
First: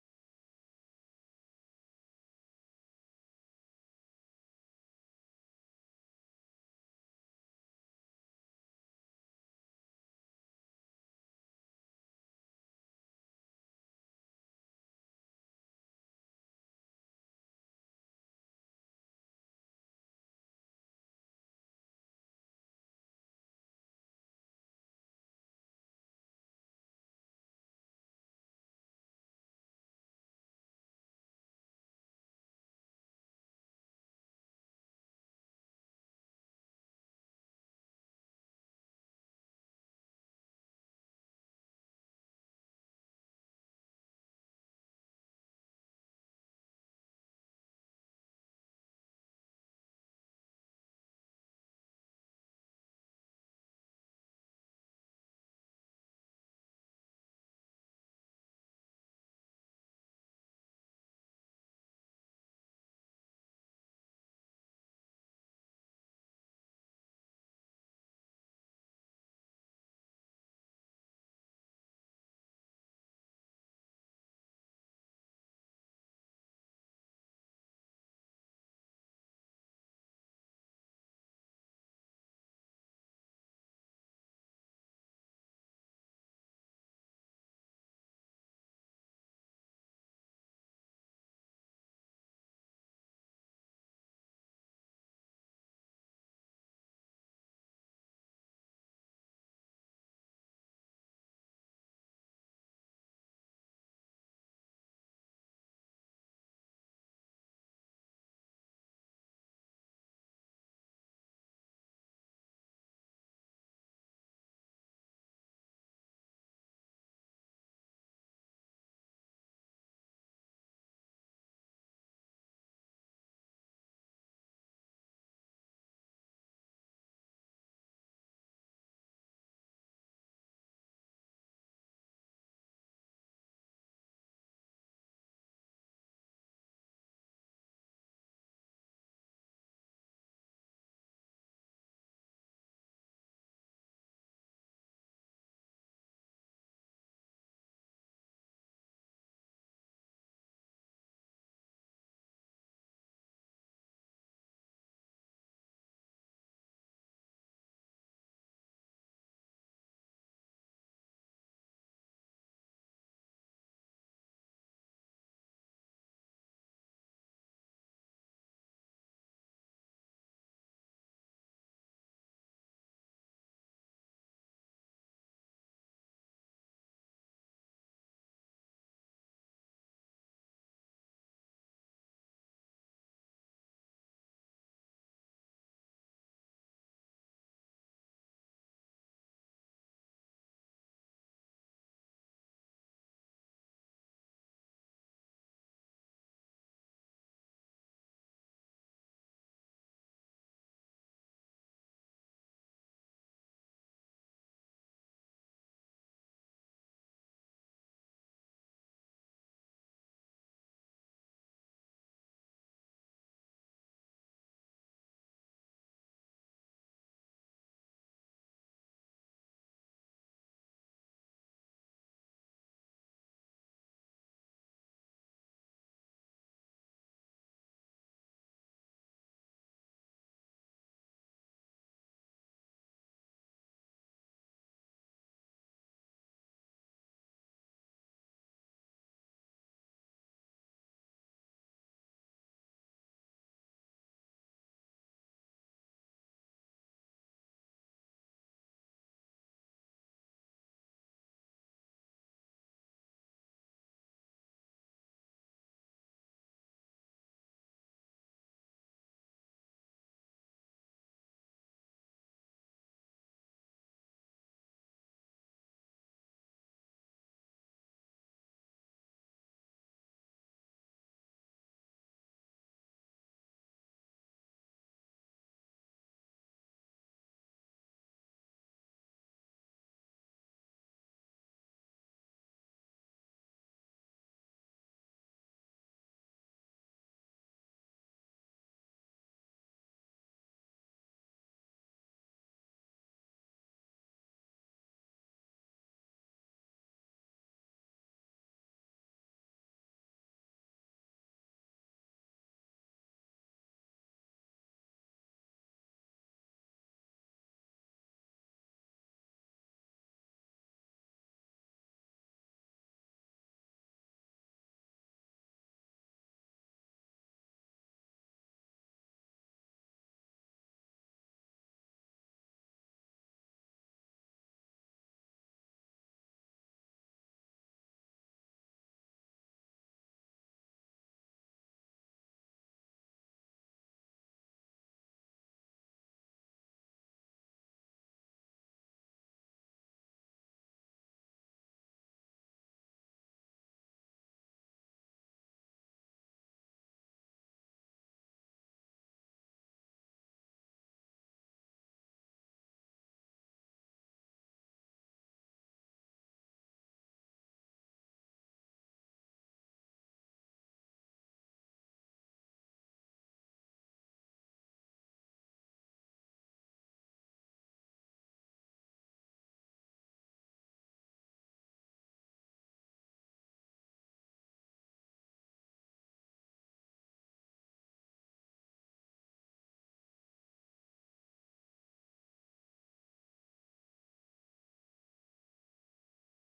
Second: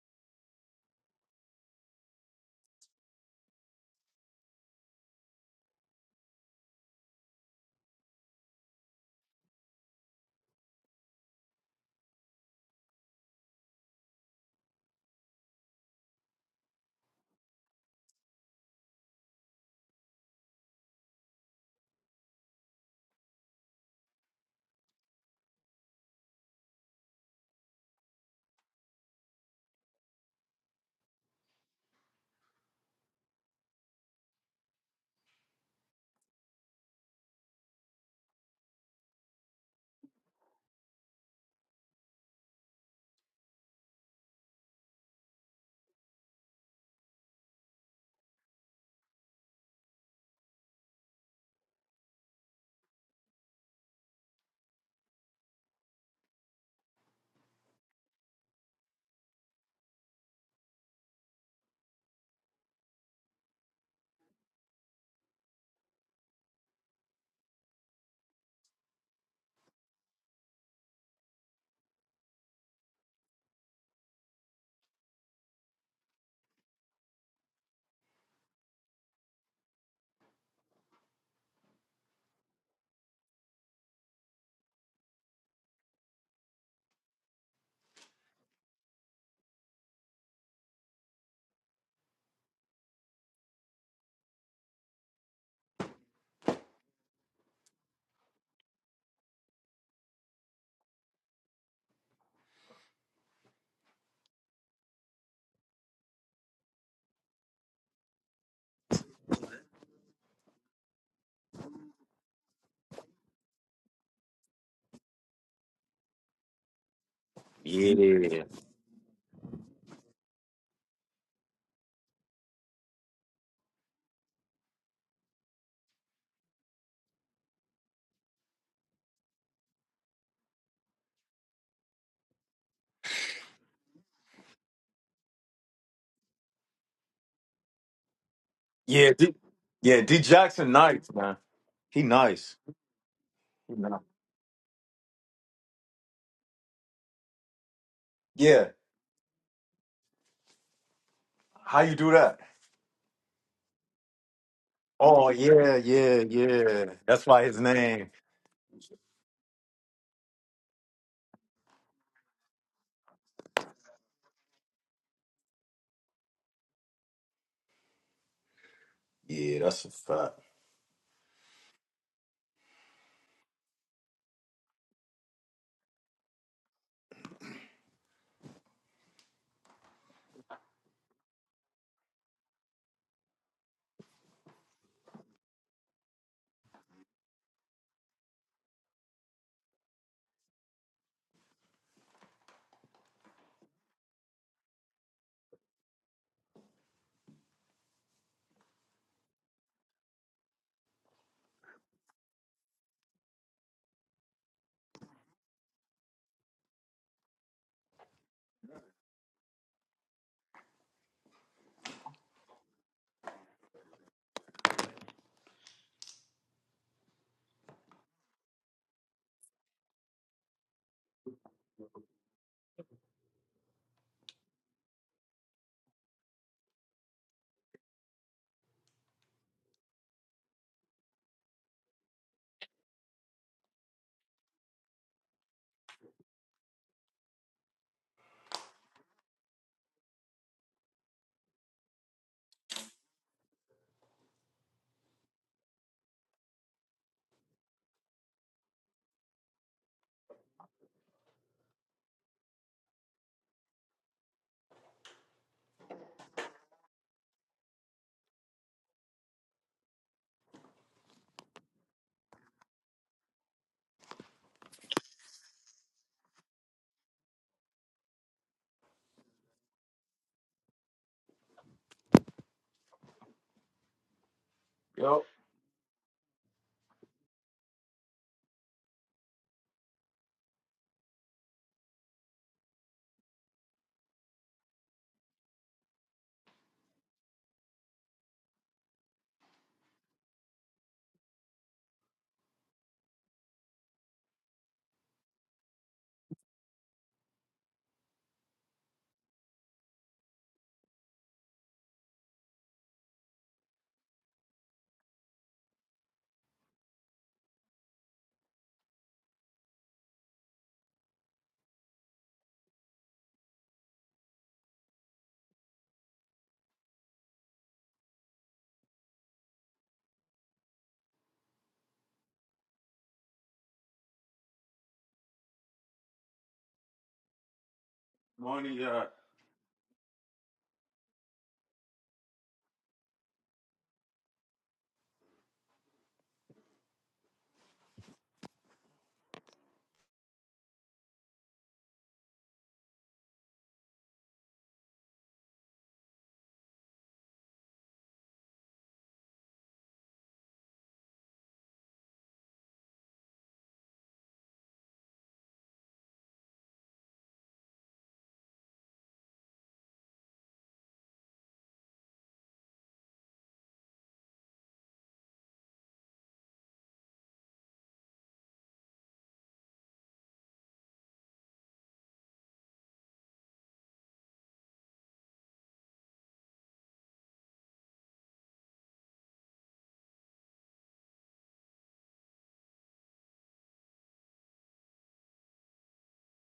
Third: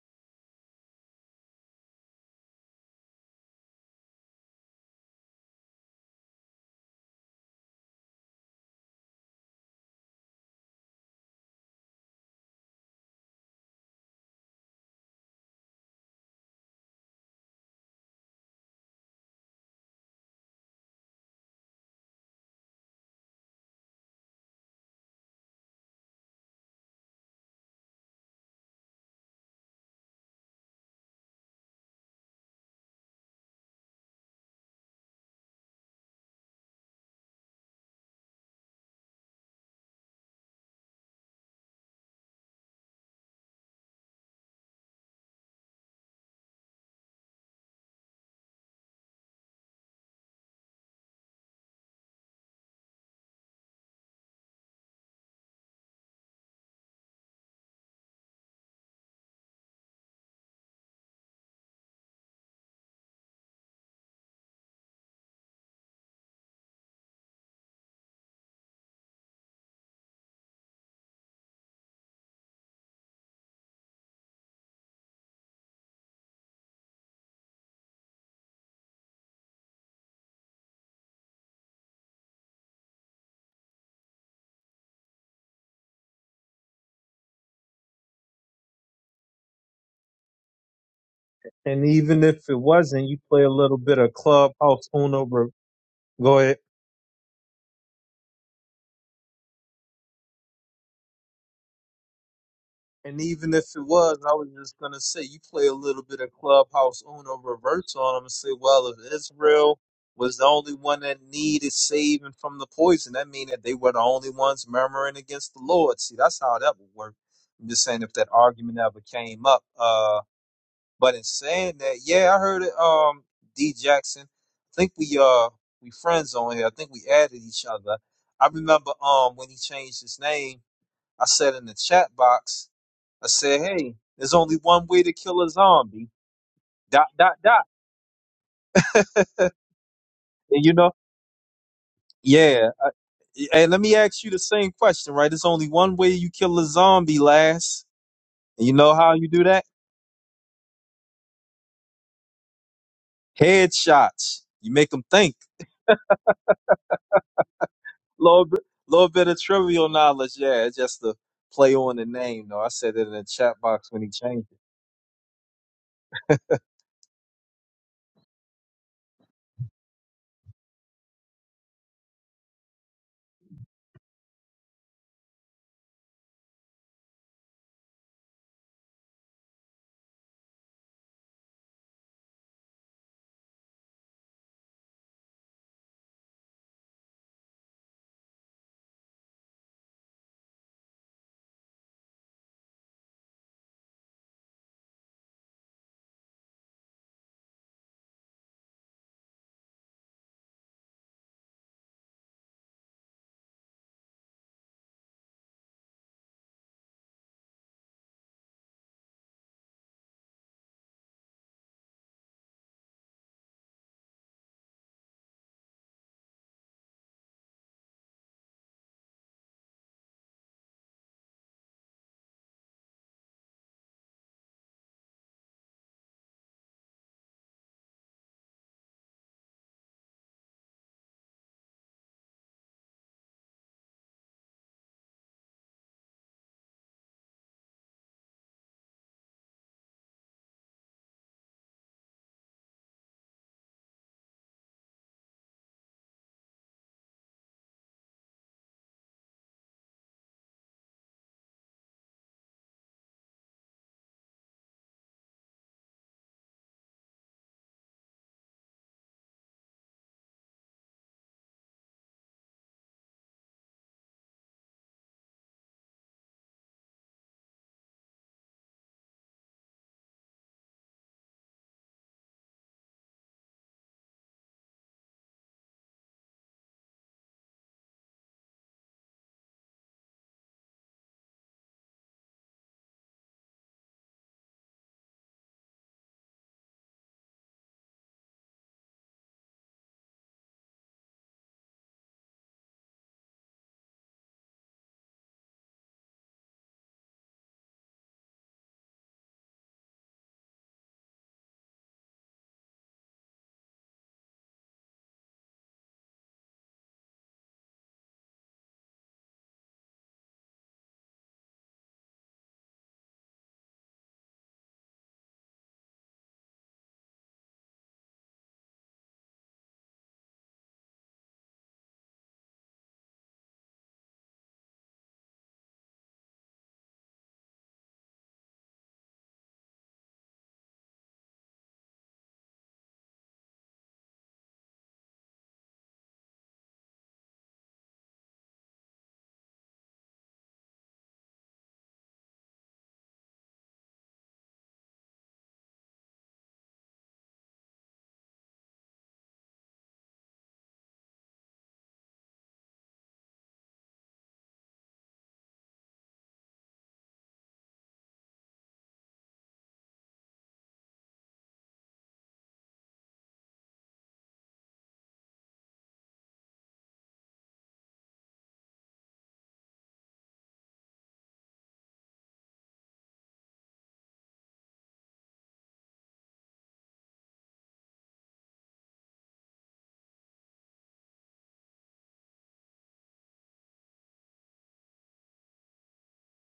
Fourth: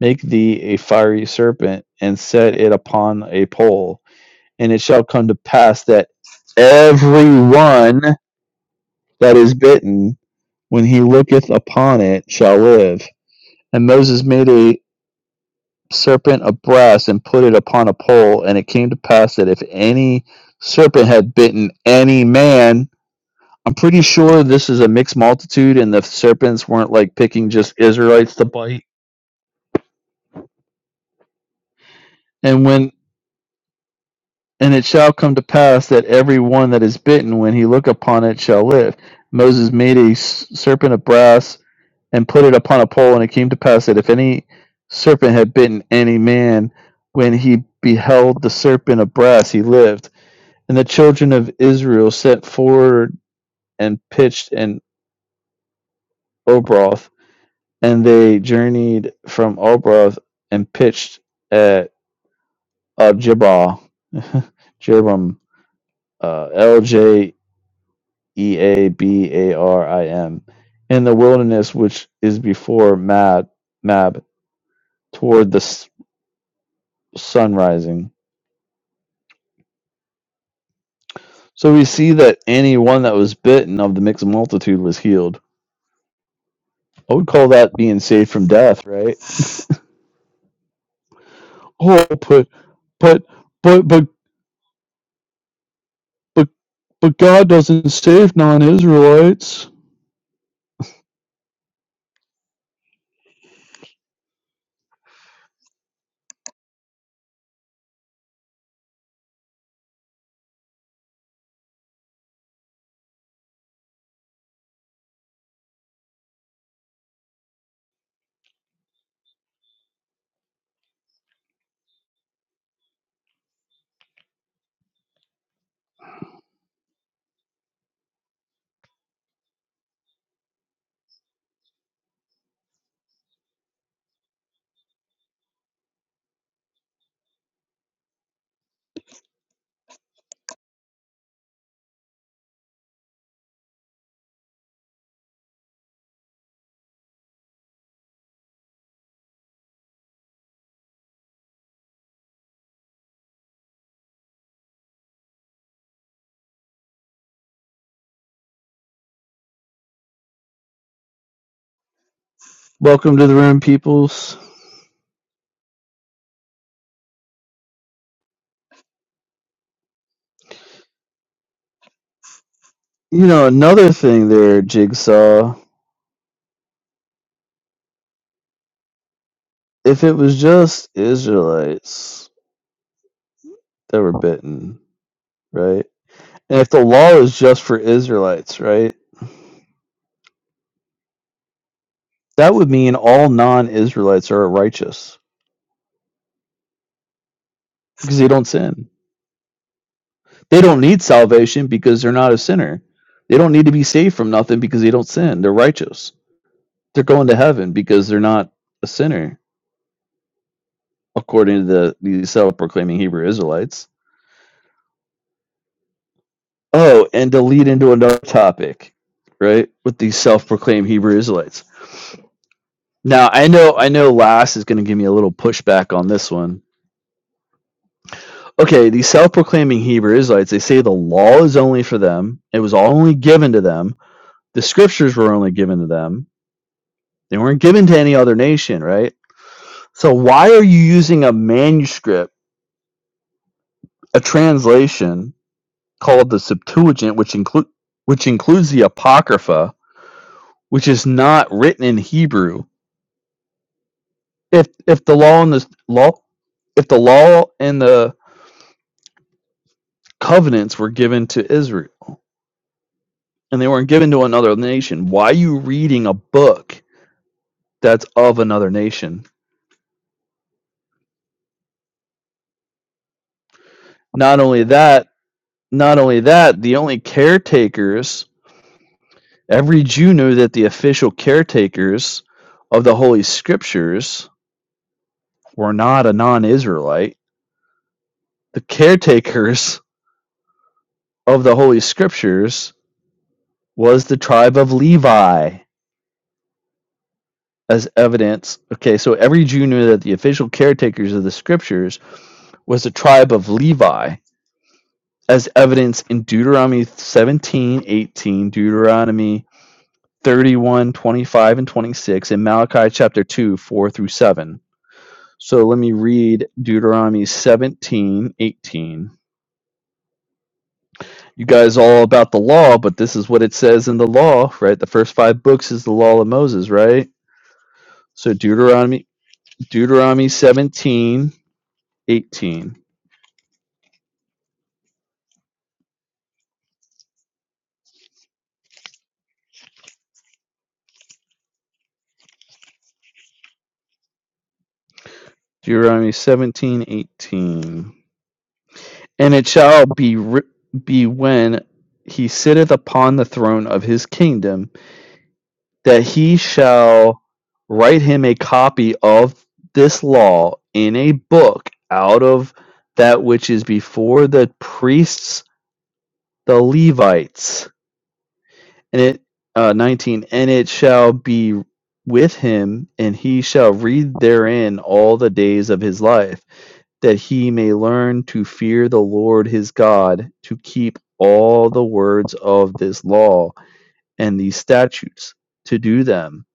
make thee a fiery serpent, and set it upon a pole, and it shall come to pass that every one that is bitten, when he looketh upon it, shall live. And Moses made a serpent of brass and put it upon a pole, and it came to pass that if any serpent had bitten any man, I'm pretty sure this is a mixed multitude, and the serpents weren't like picking just Israelites to bite. And when and it shall come to pass that every one that is bitten, when he look upon it, shall live. Moses made a serpent of brass and put it upon a pole, and it came to pass that if any serpent had bitten any man, when he beheld the serpent of brass, he lived. And the children of Israel set forward and pitched in Obroth and they journeyed from Obroth and pitched at Abjabal, Jerbam, uh, L J E A B A R I M, in the wilderness which is before Mab, Mab toward the s- sun rising. So we see that any one that was bitten of the mixed multitude was healed. I would call that being saved from death, right? And oh, even but if it wasn't, you but play a little but bit but of clubhouse Uno. Bro. Go but ahead. but God doesn't save non-Israelites. And even if it was, I was just gonna say you play a little bit of clubhouse Uno reverse on them and say, well, if Israel was the only one that needed saving from the poison, that mean that they were the only ones murmuring against the Lord. See, that's how that would work. I'm just saying if that yeah, argument ever came up. Uh, but in saying that, yeah, I heard it. Um, D Jackson, I think we uh we friends on here. I think we added each other. I remember um when he changed his name, I said in the chat box. I said, hey, there's only one way to kill a zombie. Dot, dot, dot. yeah, D, yeah, D And Jackson, you know, nice, man. He nice. yeah. I, hey, let me No. ask you the same question, right? There's only one way you kill a zombie, lass. And Yeah. you know how you do that? How you do that? Headshots. You make them Oh think. yeah, yeah, yeah. That's why his name. Little bit, little bit of trivial knowledge. Yeah, it's just a play on the name, though. I said it in Welcome the to the chat room, box when he peoples. changed it. Yeah, that's a fact. You know, another thing there, Jigsaw, if it was just Israelites that were bitten, right? And if the law is just for Israelites, right? That would mean all non Israelites are righteous because they don't sin. They don't need salvation because they're not a sinner. They don't need to be saved from nothing because they don't sin. They're righteous. They're going to heaven because they're not a sinner, according to the, the self proclaiming Hebrew Israelites Oh, and to lead into another topic, right? With these self-proclaimed Hebrew Israelites. Now, I know, I know, Lass is going to give me a little pushback on this one. Okay, these self-proclaiming Hebrew Israelites, they say the law is only for them. It was only given to them. The scriptures were only given to them. They weren't given to any other nation, right? So why are you using a manuscript, a translation called the Septuagint, which include which includes the Apocrypha, which is not written in Hebrew? if if the law and the law if the law and the covenants were given to Israel and they weren't given to another nation, why are you reading a book that's of another nation? Not only that, Yo, not only that, the only caretakers every Jew knew that the official caretakers of the holy scriptures were not a non-Israelite. The caretakers of the holy scriptures was the tribe of Levi as evidence. Okay, so every Jew knew that the official caretakers of the scriptures was the tribe of Levi, as evidence in Deuteronomy 17, 18, Deuteronomy 31, 25, and 26, and Malachi chapter 2, 4 through 7. So let me read Deuteronomy 17, 18. You guys all about the law, but this is what it says in the law, right? The first five books is the law of Moses, right? So money, yeah. Deuteronomy Deuteronomy 17, 18. Deuteronomy seventeen eighteen. And it shall be ri- be when he sitteth upon the throne of his kingdom that he shall write him a copy of this law in a book out of that which is before the priests the Levites and it uh, 19 and it shall be with him and he shall read therein all the days of his life that he may learn to fear the Lord his God, to keep all the words of this law and these statutes, to do them.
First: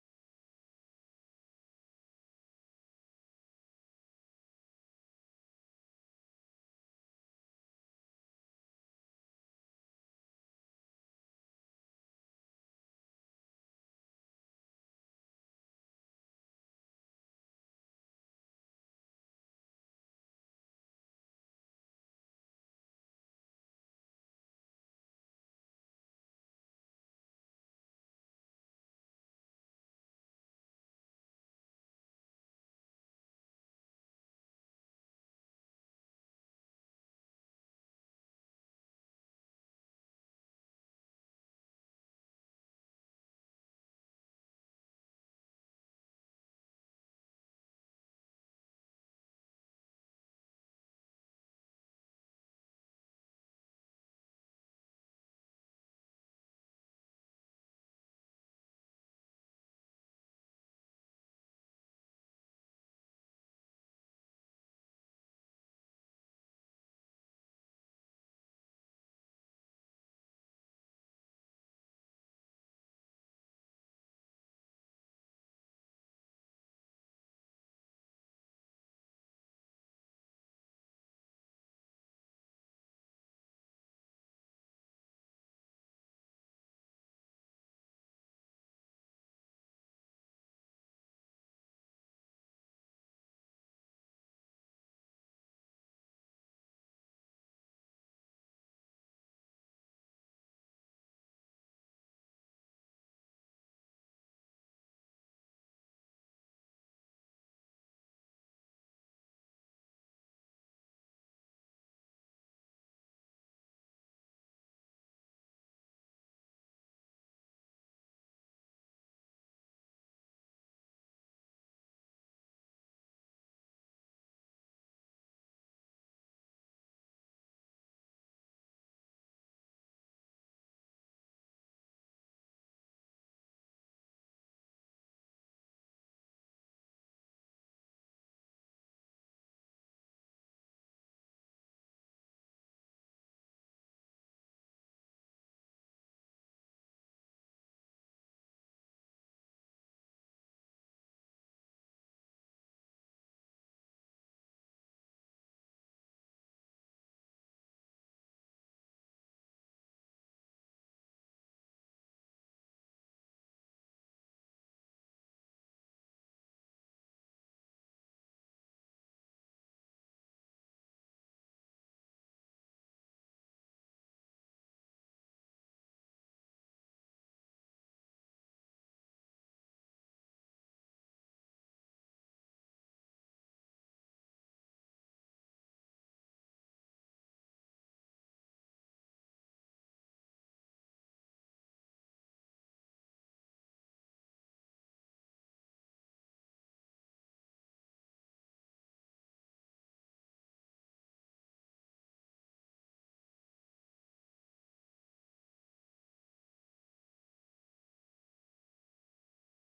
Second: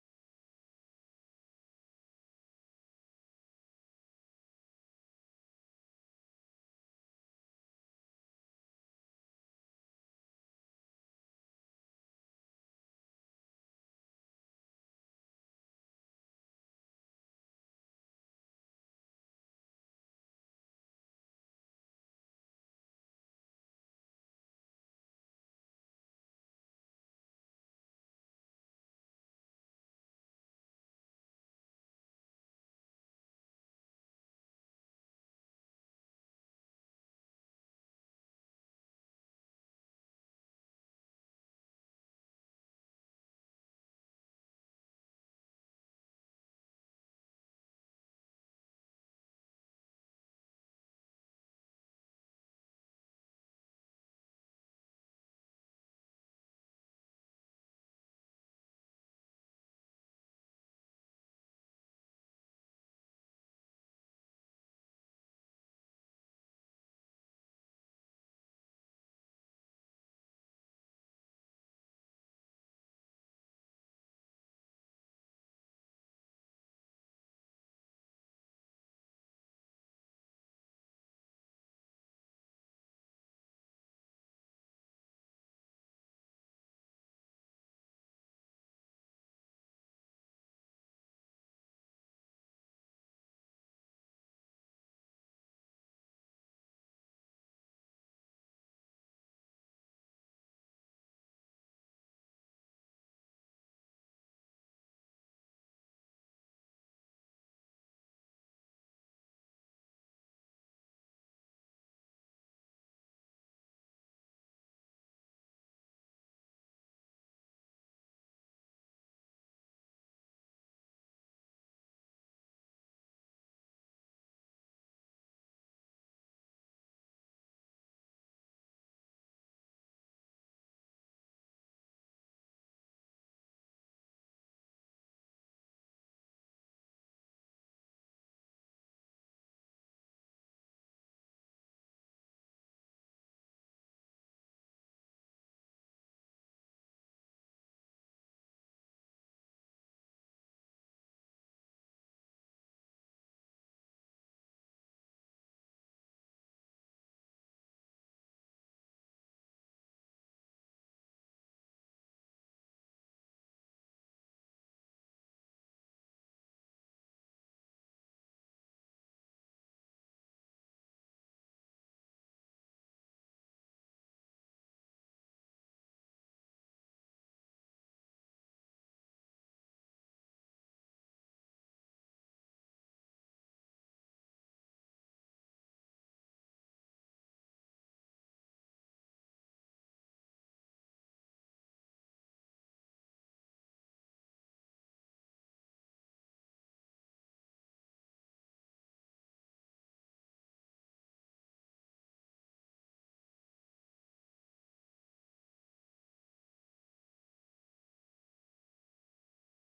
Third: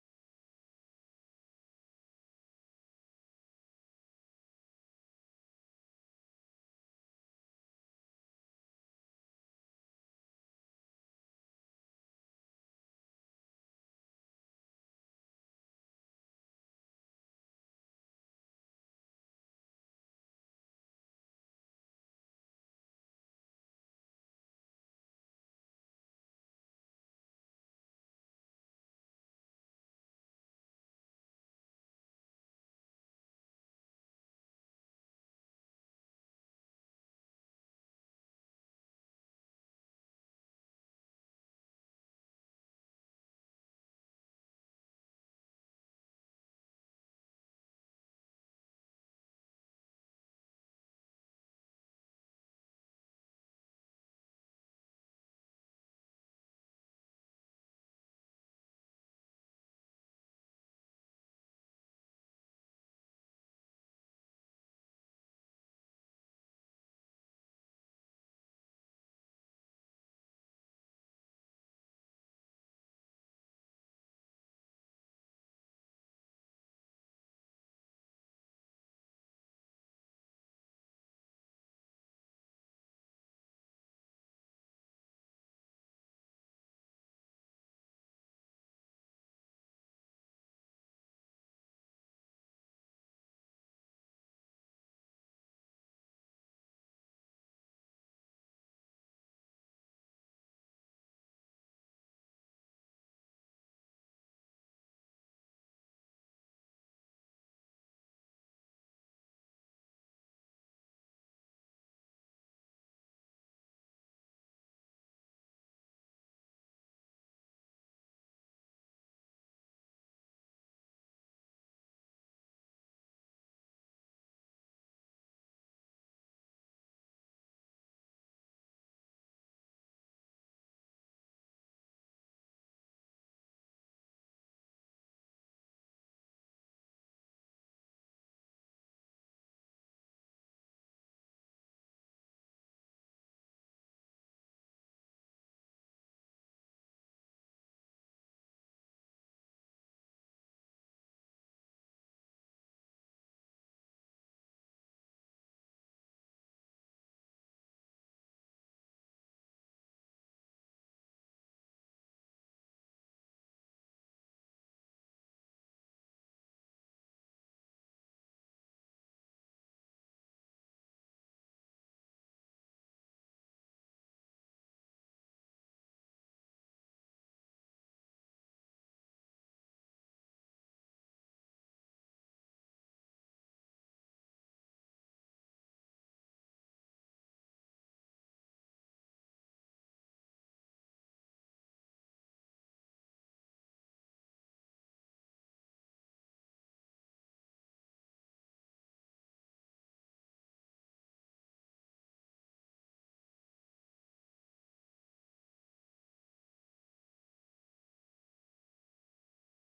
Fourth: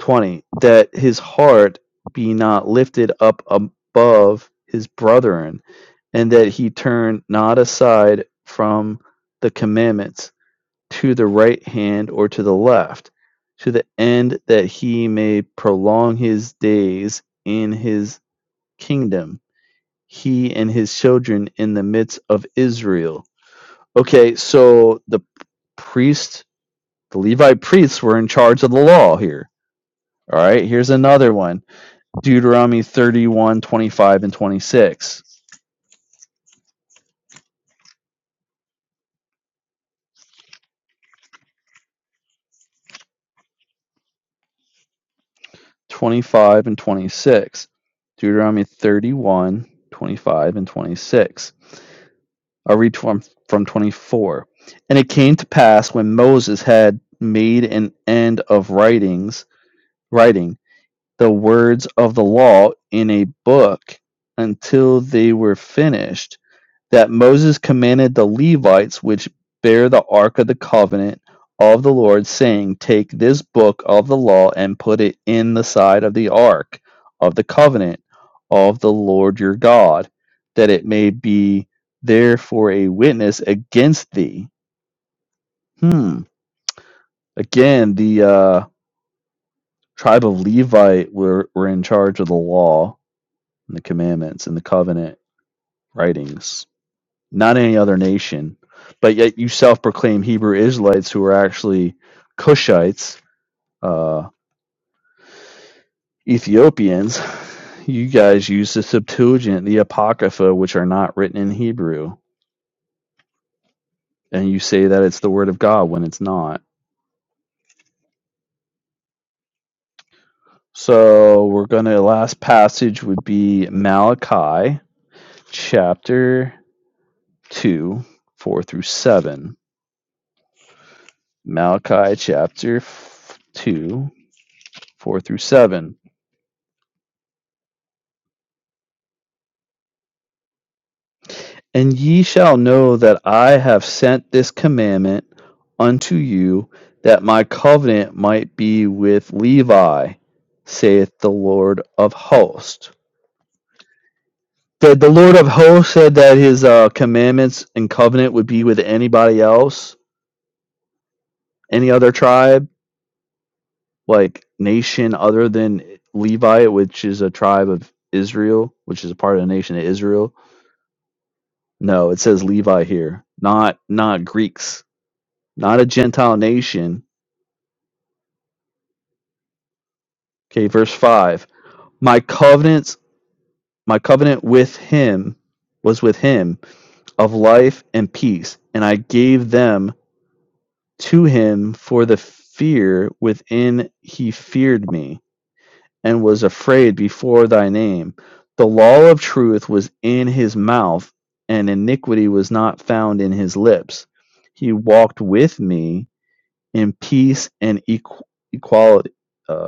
20. That his heart be not lifted up above his brethren, and that he turn not aside from the commandments to the right hand or to the left, to the end that he may prolong his days in his kingdom he and his children in the midst of Israel. Okay, so the priest, the Levite priests were in charge of the law here. All right, here's another one Deuteronomy 31, 25, and 26. 25 and 26. Deuteronomy 31, 25, and 26. I'll read from, from 24. And it came to pass when Moses had made an end of writings, writing the words of the law in a book until they were finished, that Moses commanded the Levites which bear the ark of the covenant of the Lord, saying, Take this book of the law and put it in the side of the ark of the covenant of the Lord your God, that it may be there for a witness against thee. Hmm. Again, the uh, tribe of Levite were, were in charge of the law and the commandments and the covenant writings, not any other nation. But yet you self proclaim Hebrew Israelites who are actually Cushites, uh, Ethiopians. You guys use the Septuagint, the Apocrypha, which are not written in Hebrew, and you say that it's the Word of God when it's not. So we're going to, last passage would be Malachi chapter 2, 4 through 7. Malachi chapter 2, 4 through 7. And ye shall know that I have sent this commandment unto you, that my covenant might be with Levi, saith the Lord of hosts. The, the Lord of hosts said that his uh, commandments and covenant would be with anybody else, any other tribe, like nation other than Levi, which is a tribe of Israel, which is a part of the nation of Israel. No, it says Levi here, not not Greeks not a Gentile nation. Okay, verse five. My covenants, my covenant with him was with him of life and peace, and I gave them to him for the fear within he feared me, and was afraid before thy name. The law of truth was in his mouth, and iniquity was not found in his lips. He walked with me in peace and equ- equality. uh,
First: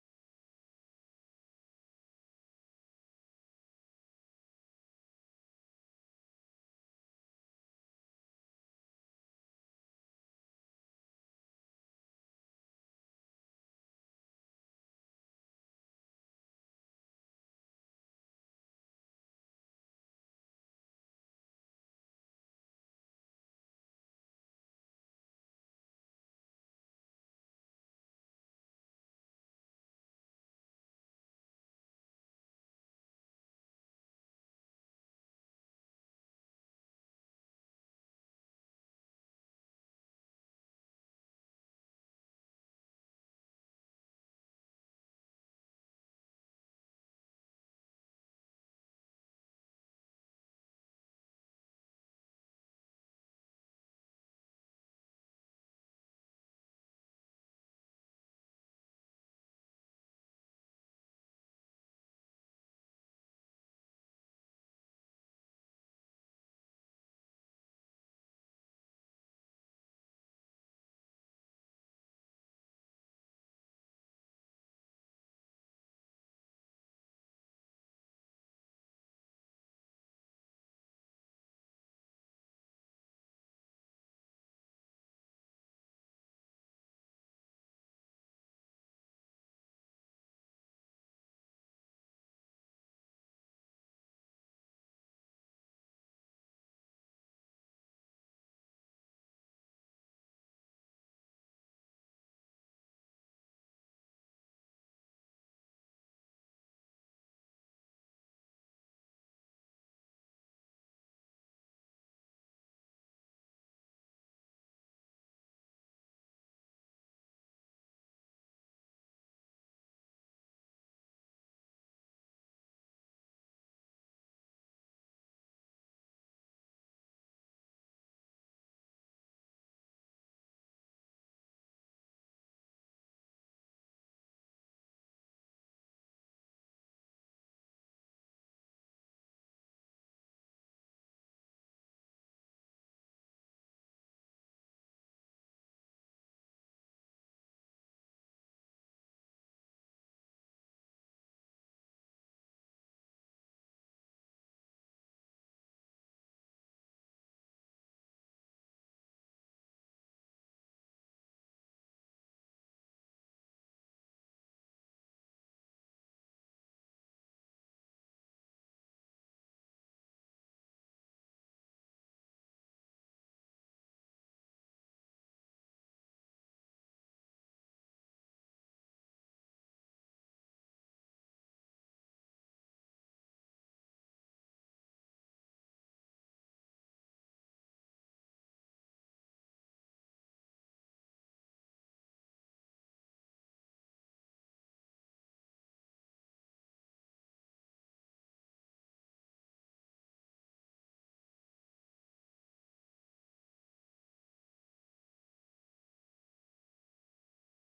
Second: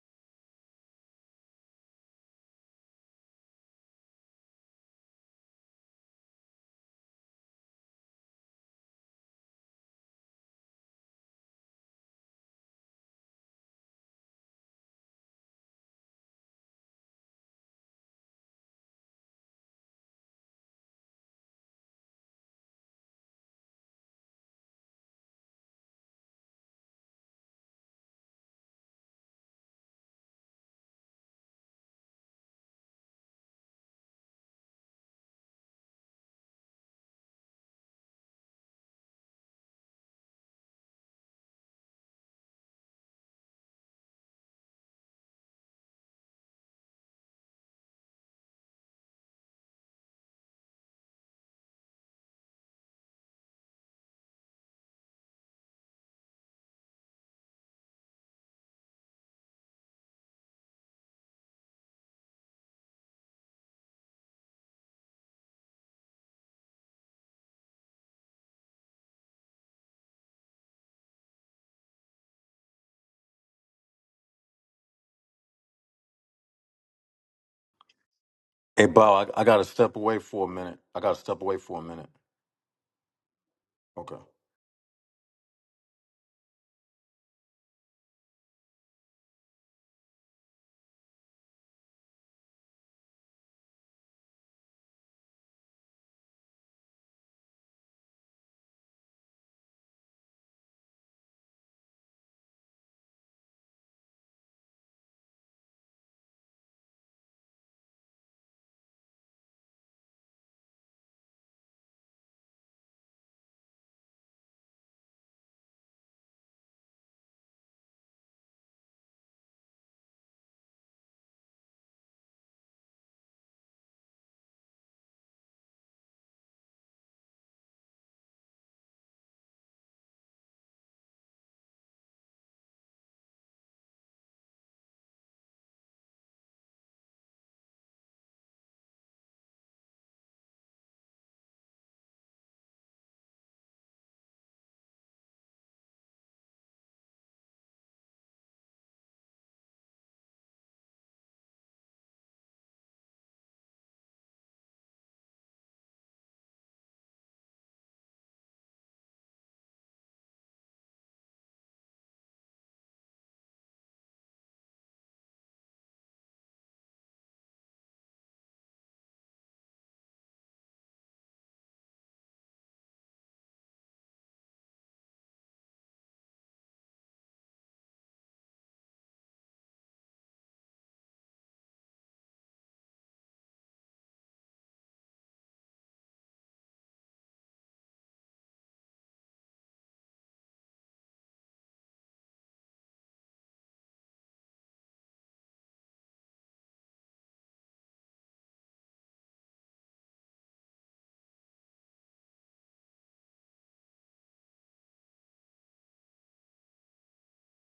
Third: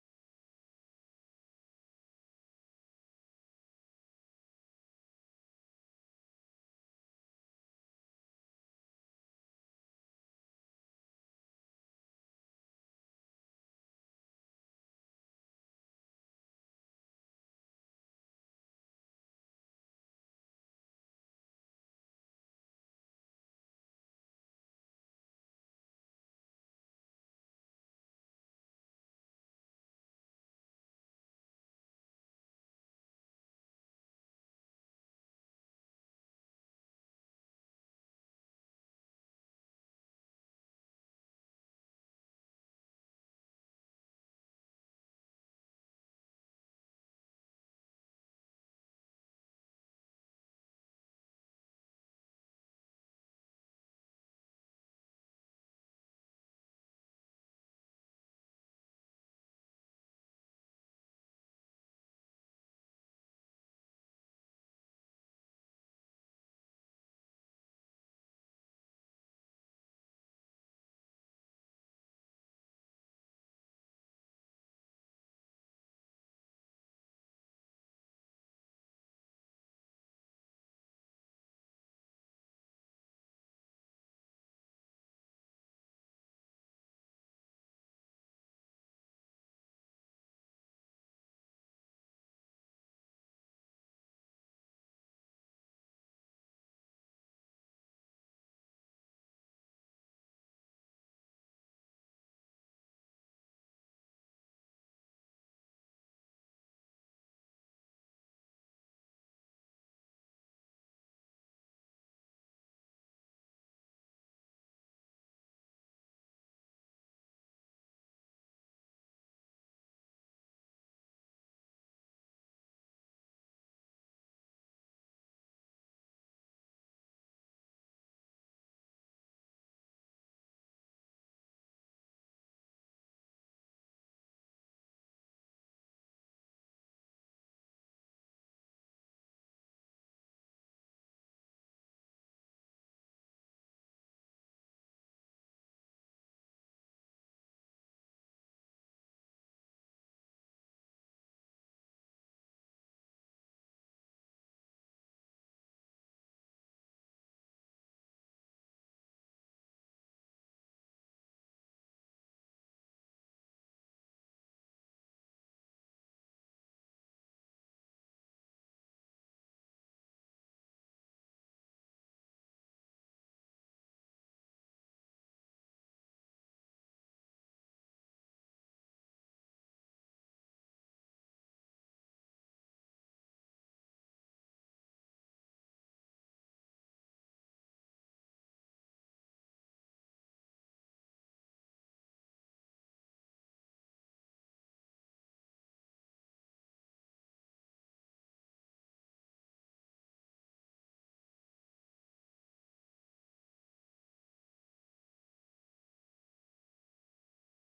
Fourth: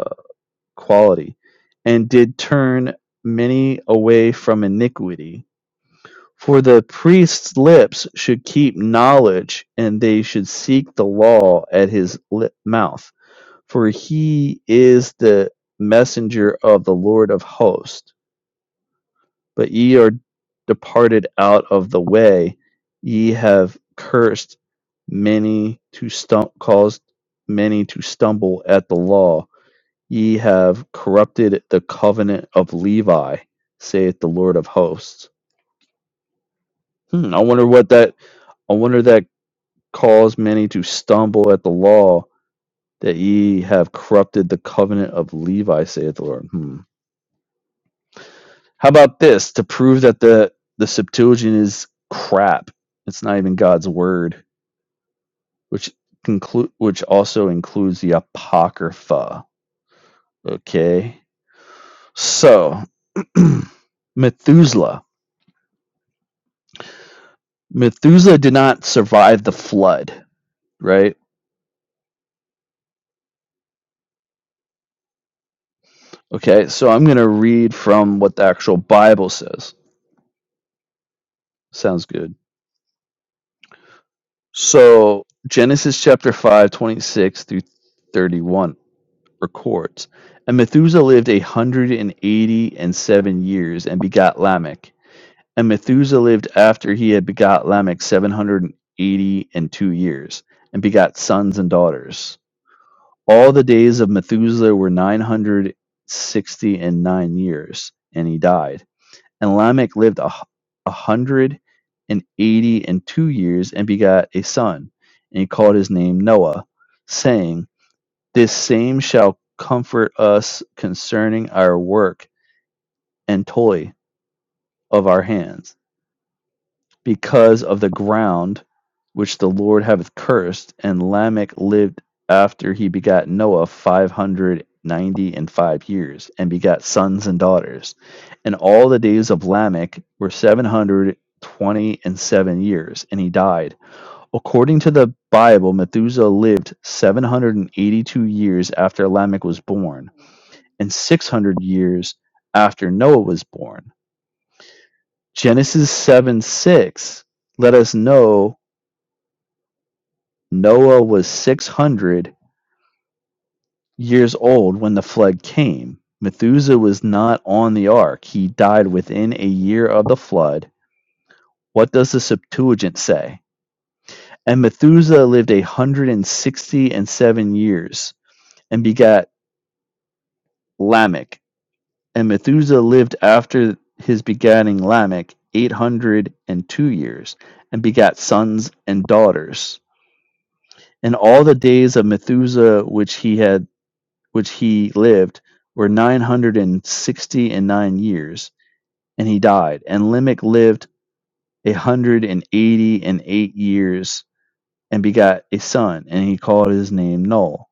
quality, and did turn many away from iniquity. For the priest's lips should keep knowledge, and they should seek the law at his lip mouth. For he is the messenger of the Lord of hosts. But ye are departed out of the way, ye have cursed many to stum- caused many to stumble at the law Ye have corrupted the covenant of Levi, saith the Lord of hosts. Hmm, I wonder what that I wonder that caused many to stumble at the law that ye have corrupted the covenant of Levi, saith the Lord. Hmm. How about this to prove that the the Septuagint is crap? It's not even God's word, which conclude which also includes the Apocrypha. Okay, so Methuselah. Methuselah did not survive the flood, right? Okay, so I'm going to read from what the actual Hey, Bow, Bible I, I gotta says. step away for a minute. I gotta step away for a Sounds minute. good. Okay. So, Genesis chapter 5, 26 through 31 records And Methuselah lived a 180 and eighty and seven years and begot Lamech. And Methuselah lived after he had begot Lamech 780 and eighty and two years and begot sons and daughters. All the days of Methuselah were nine hundred sixty and nine years, and he died. And Lamech lived a, a hundred and eighty and two years, and begat a son, and he called his name Noah, saying, This same shall comfort us concerning our work and toil of our hands because of the ground which the Lord hath cursed. And Lamech lived after he begat Noah five hundred ninety and five years, and begat sons and daughters. And all the days of Lamech were seven hundred twenty and seven years, and he died. According to the Bible, Methuselah lived seven hundred and eighty-two years after Lamech was born, and six hundred years after Noah was born. Genesis seven six let us know Noah was six hundred years old when the flood came. Methuselah was not on the ark. He died within a year of the flood. What does the Septuagint say? And Methuselah lived a hundred and sixty and seven years and begat Lamech. And Methuselah lived after his begatting Lamech eight hundred and two years and begat sons and daughters. And all the days of Methuselah which he had which he lived, were 960 and sixty and nine years, and he died. And Lamech lived a 180 and eighty and eight years and begot a son, and he called his name Noel,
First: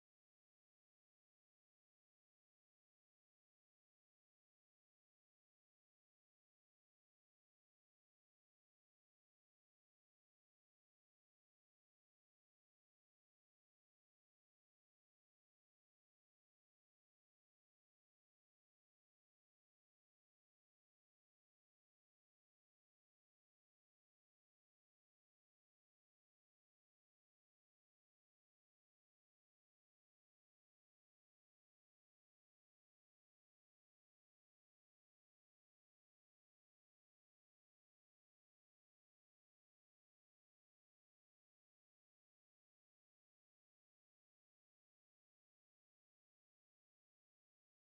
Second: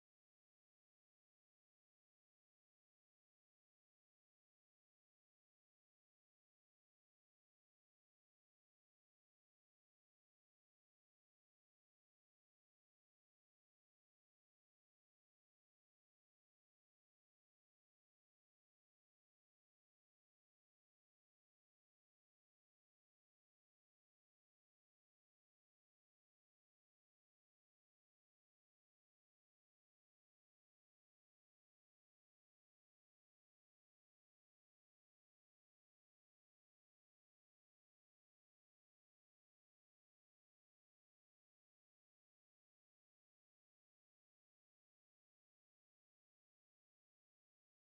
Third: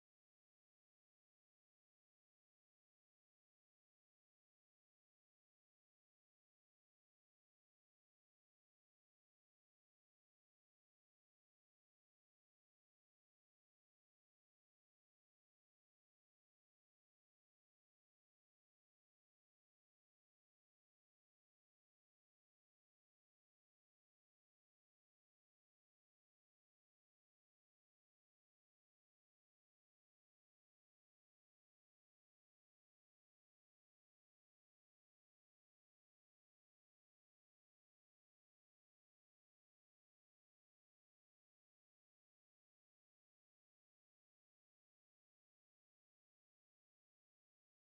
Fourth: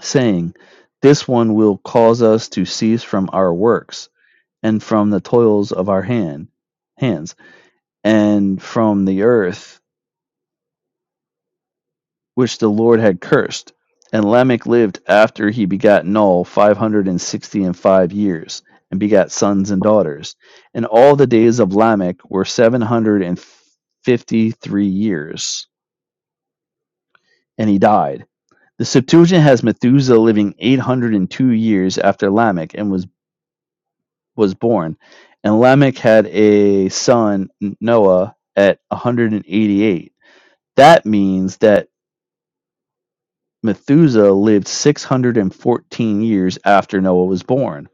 saying, This one will cause us to cease from our works and from the toils of our hand hands and from the earth which the Lord had cursed. And Lamech lived after he begat Noah five hundred and sixty and five years, and begat sons and daughters. And all the days of Lamech were seven hundred and fifty three years, and he died. The Septuagint has Methuselah living eight hundred and two years after Lamech, and was was born. And Lamech had a son Noah at one hundred and eighty eight. That means that Methuselah lived 614 years after Noah was born.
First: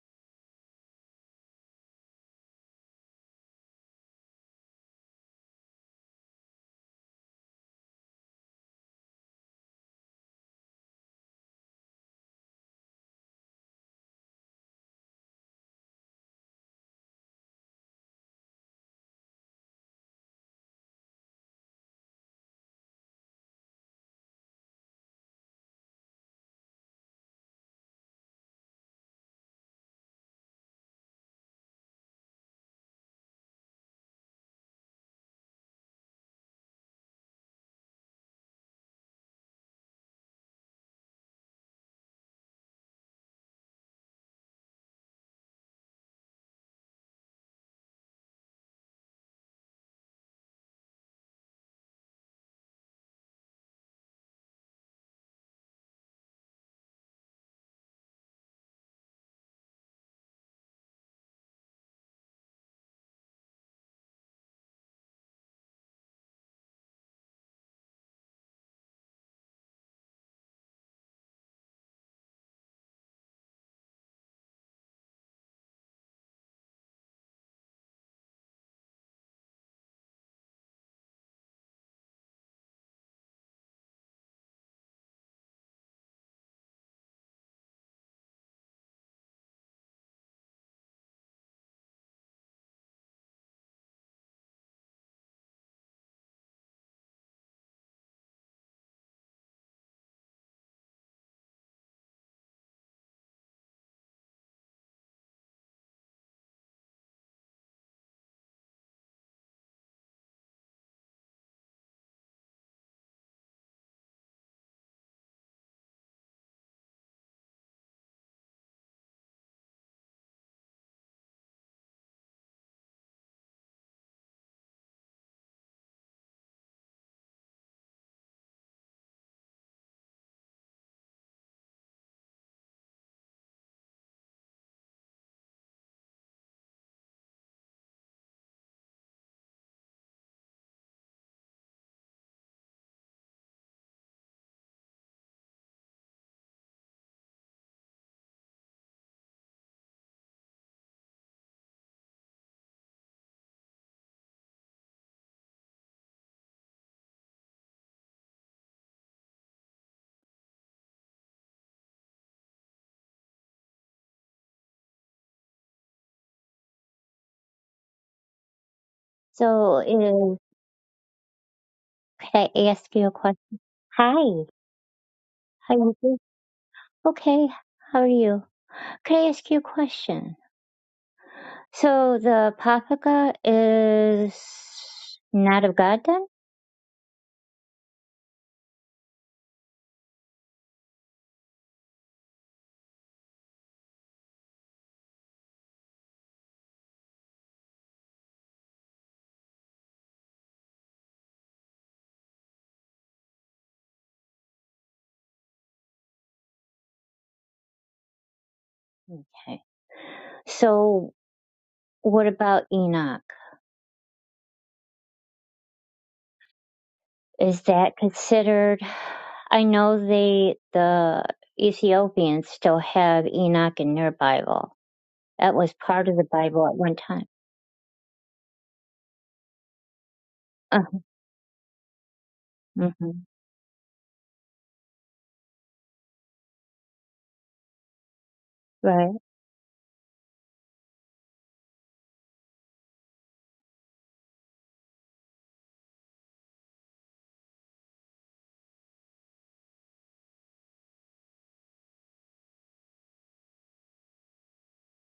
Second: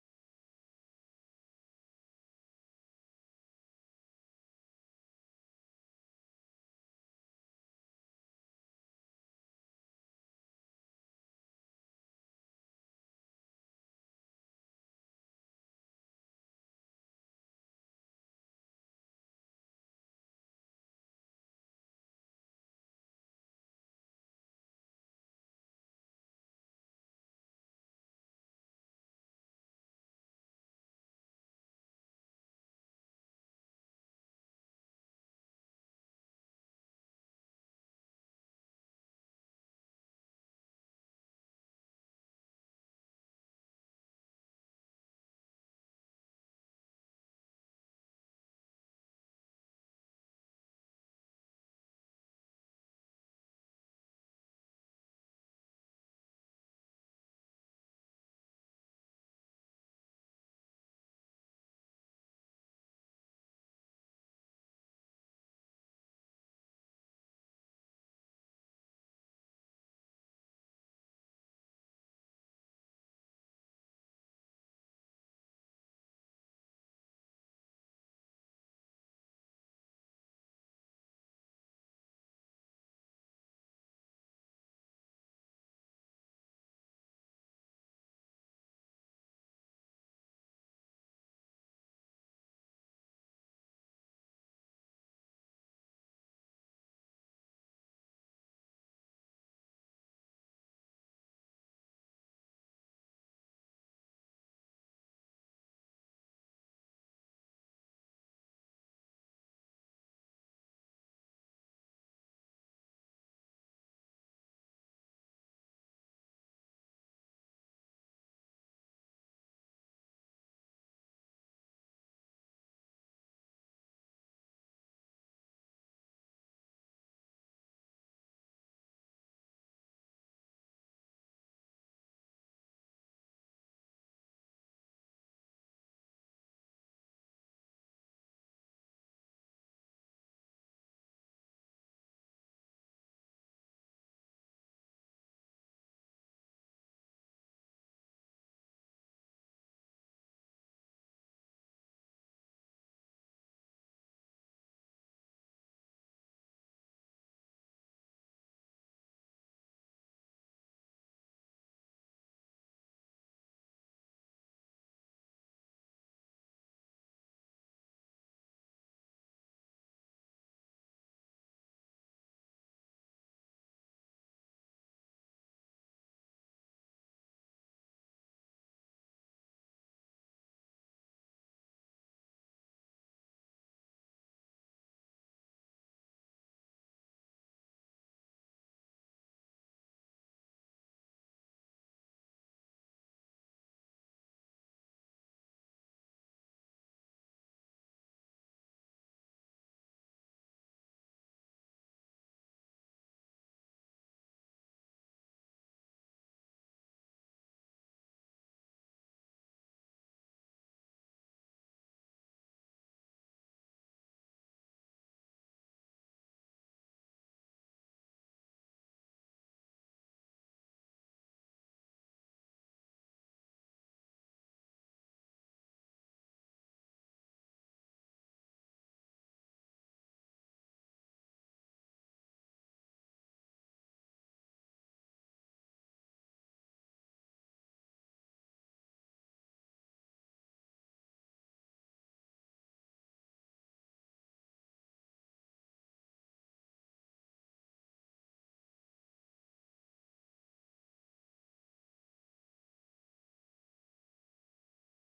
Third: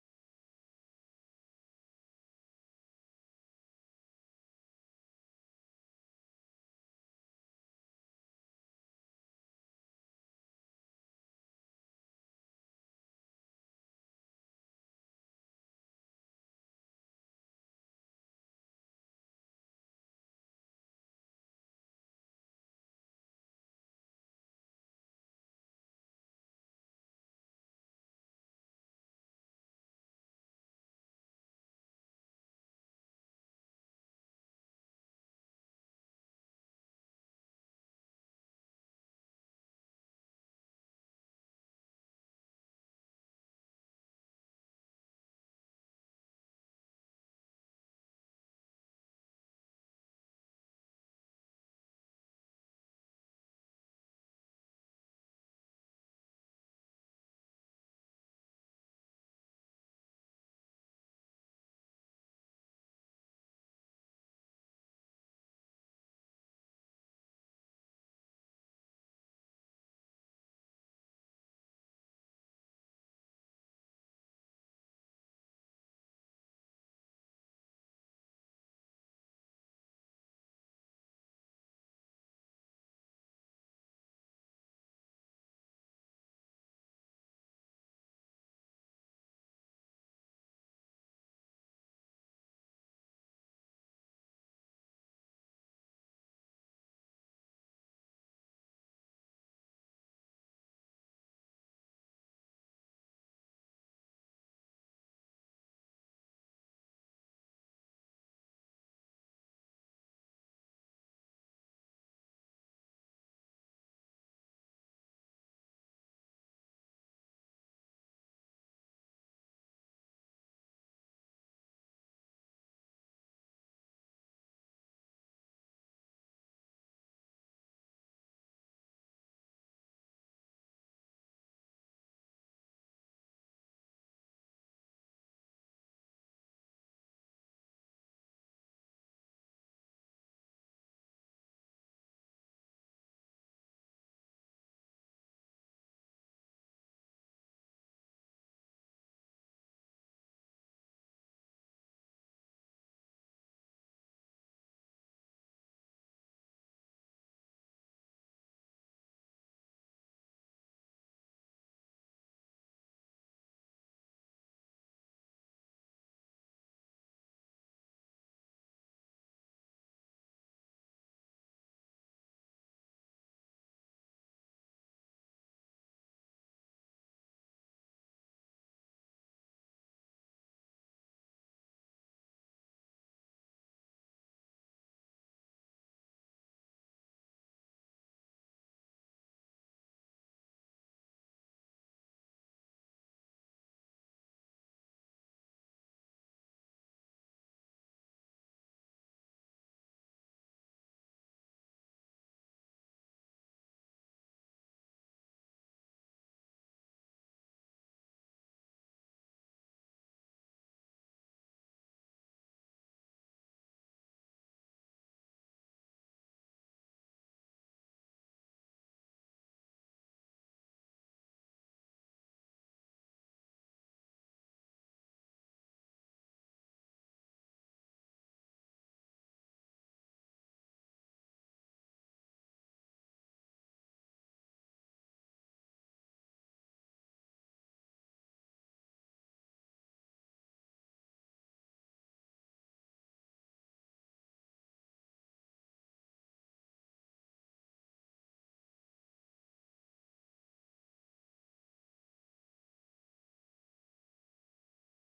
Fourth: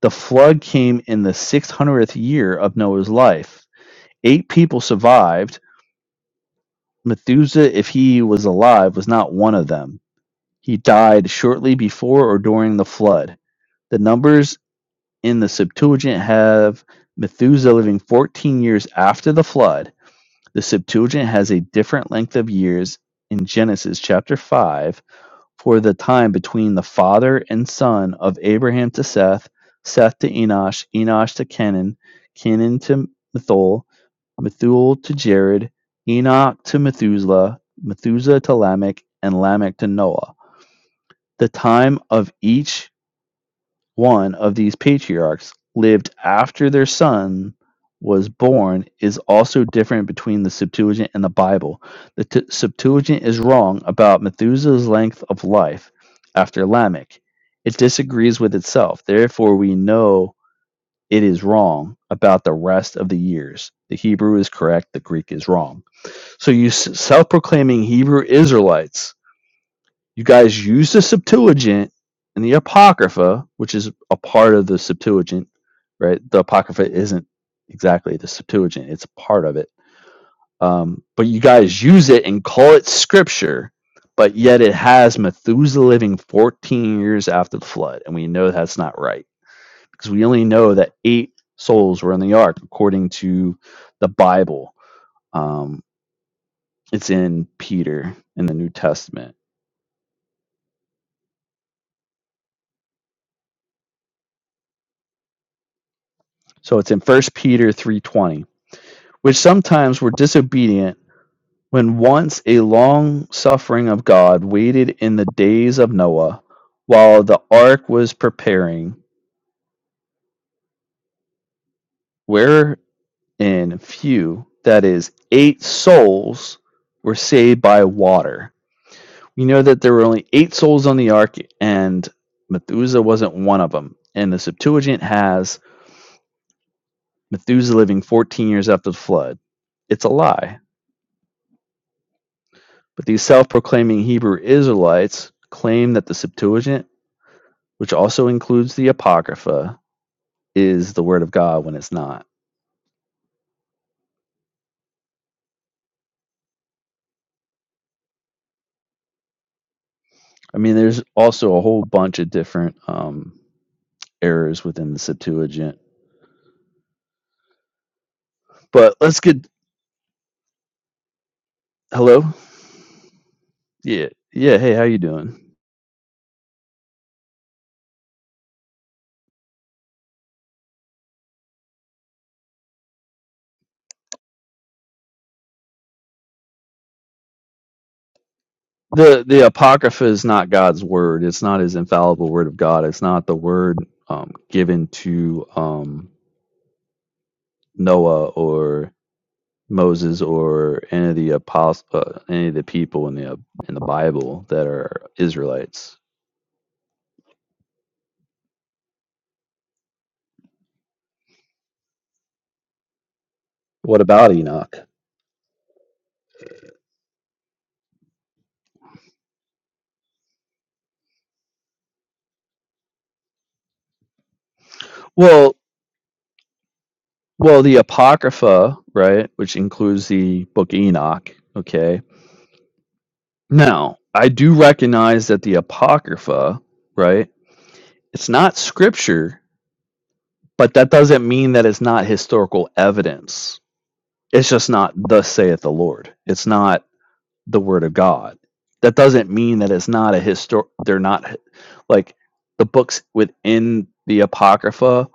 The flood came in the 600th year of Noah's life. Eight people survived. Methuselah, if he was alive, was not one of them. He died shortly before or during the flood. The numbers in the Septuagint have Methuselah living 14 years after the flood. The Septuagint has a different length of years in Genesis chapter 5 for the time between the father and son of Abraham to Seth, Seth to Enosh, Enosh to Kenan, Kenan to Methuel, Methuel to Jared, Enoch to Methuselah, Methuselah to Lamech, and Lamech to Noah. The time of each one of these patriarchs lived after their son was born is also different between the Septuagint and the Bible. The t- Septuagint is wrong about Methuselah's length of life after Lamech. It disagrees with itself. Therefore, we know it is wrong about the rest of the years. The Hebrew is correct, the Greek is wrong. So, you self proclaiming Hebrew Israelites you guys use the Septuagint and the Apocrypha, which is a part of the Septuagint, right? The Apocrypha isn't exactly the Septuagint, it's a part of it. Um, but you guys use it and call it Scripture, but yet it has Methuselah living 14 years after the flood. And we know that's not right because we only know that eight souls were in the ark according to the Bible. Um, it's in Peter in the New Testament. So it's in First Peter 3:20 which sometimes were disobedient, when once a long suffering of God waited in the days of Noah, while the ark was preparing, wherein few, that is, eight souls, were saved by water. We know that there were only eight souls on the ark, and Methuselah wasn't one of them. And the Septuagint has Methuselah living 14 years after the flood. It's a lie. But these self proclaiming Hebrew Israelites claim that the Septuagint which also includes the Apocrypha, is the Word of God when it's not. I mean, there's also a whole bunch of different um, errors within the Septuagint. But let's get So, uh, hello. could I ask you a question? Yeah, Hi, yeah. Hey, how you doing? how you doing? Okay, how are you? Could I ask you a question? So the Papaka is not of God then? the The Apocrypha is not God's word. It's not His infallible Word of God. It's not the word um, given to um, Noah or Moses or any of the apost- uh, any of the people in the in the Bible that are Israelites. Okay. So what about Enoch? What about Enoch? Is that considered? I know they, the Ethiopians still have Enoch in their Bible. That Well, was part of the Bible at one time. well, the Apocrypha, right, which includes the Book Uh, Enoch. Okay. mhm, Now, I do recognize that the Apocrypha, right, it's not Right. scripture, but that doesn't mean that it's not historical evidence. It's just not thus saith the Lord. It's not the word of God. That doesn't mean that it's not a histor. They're not hi- like the books within the Apocrypha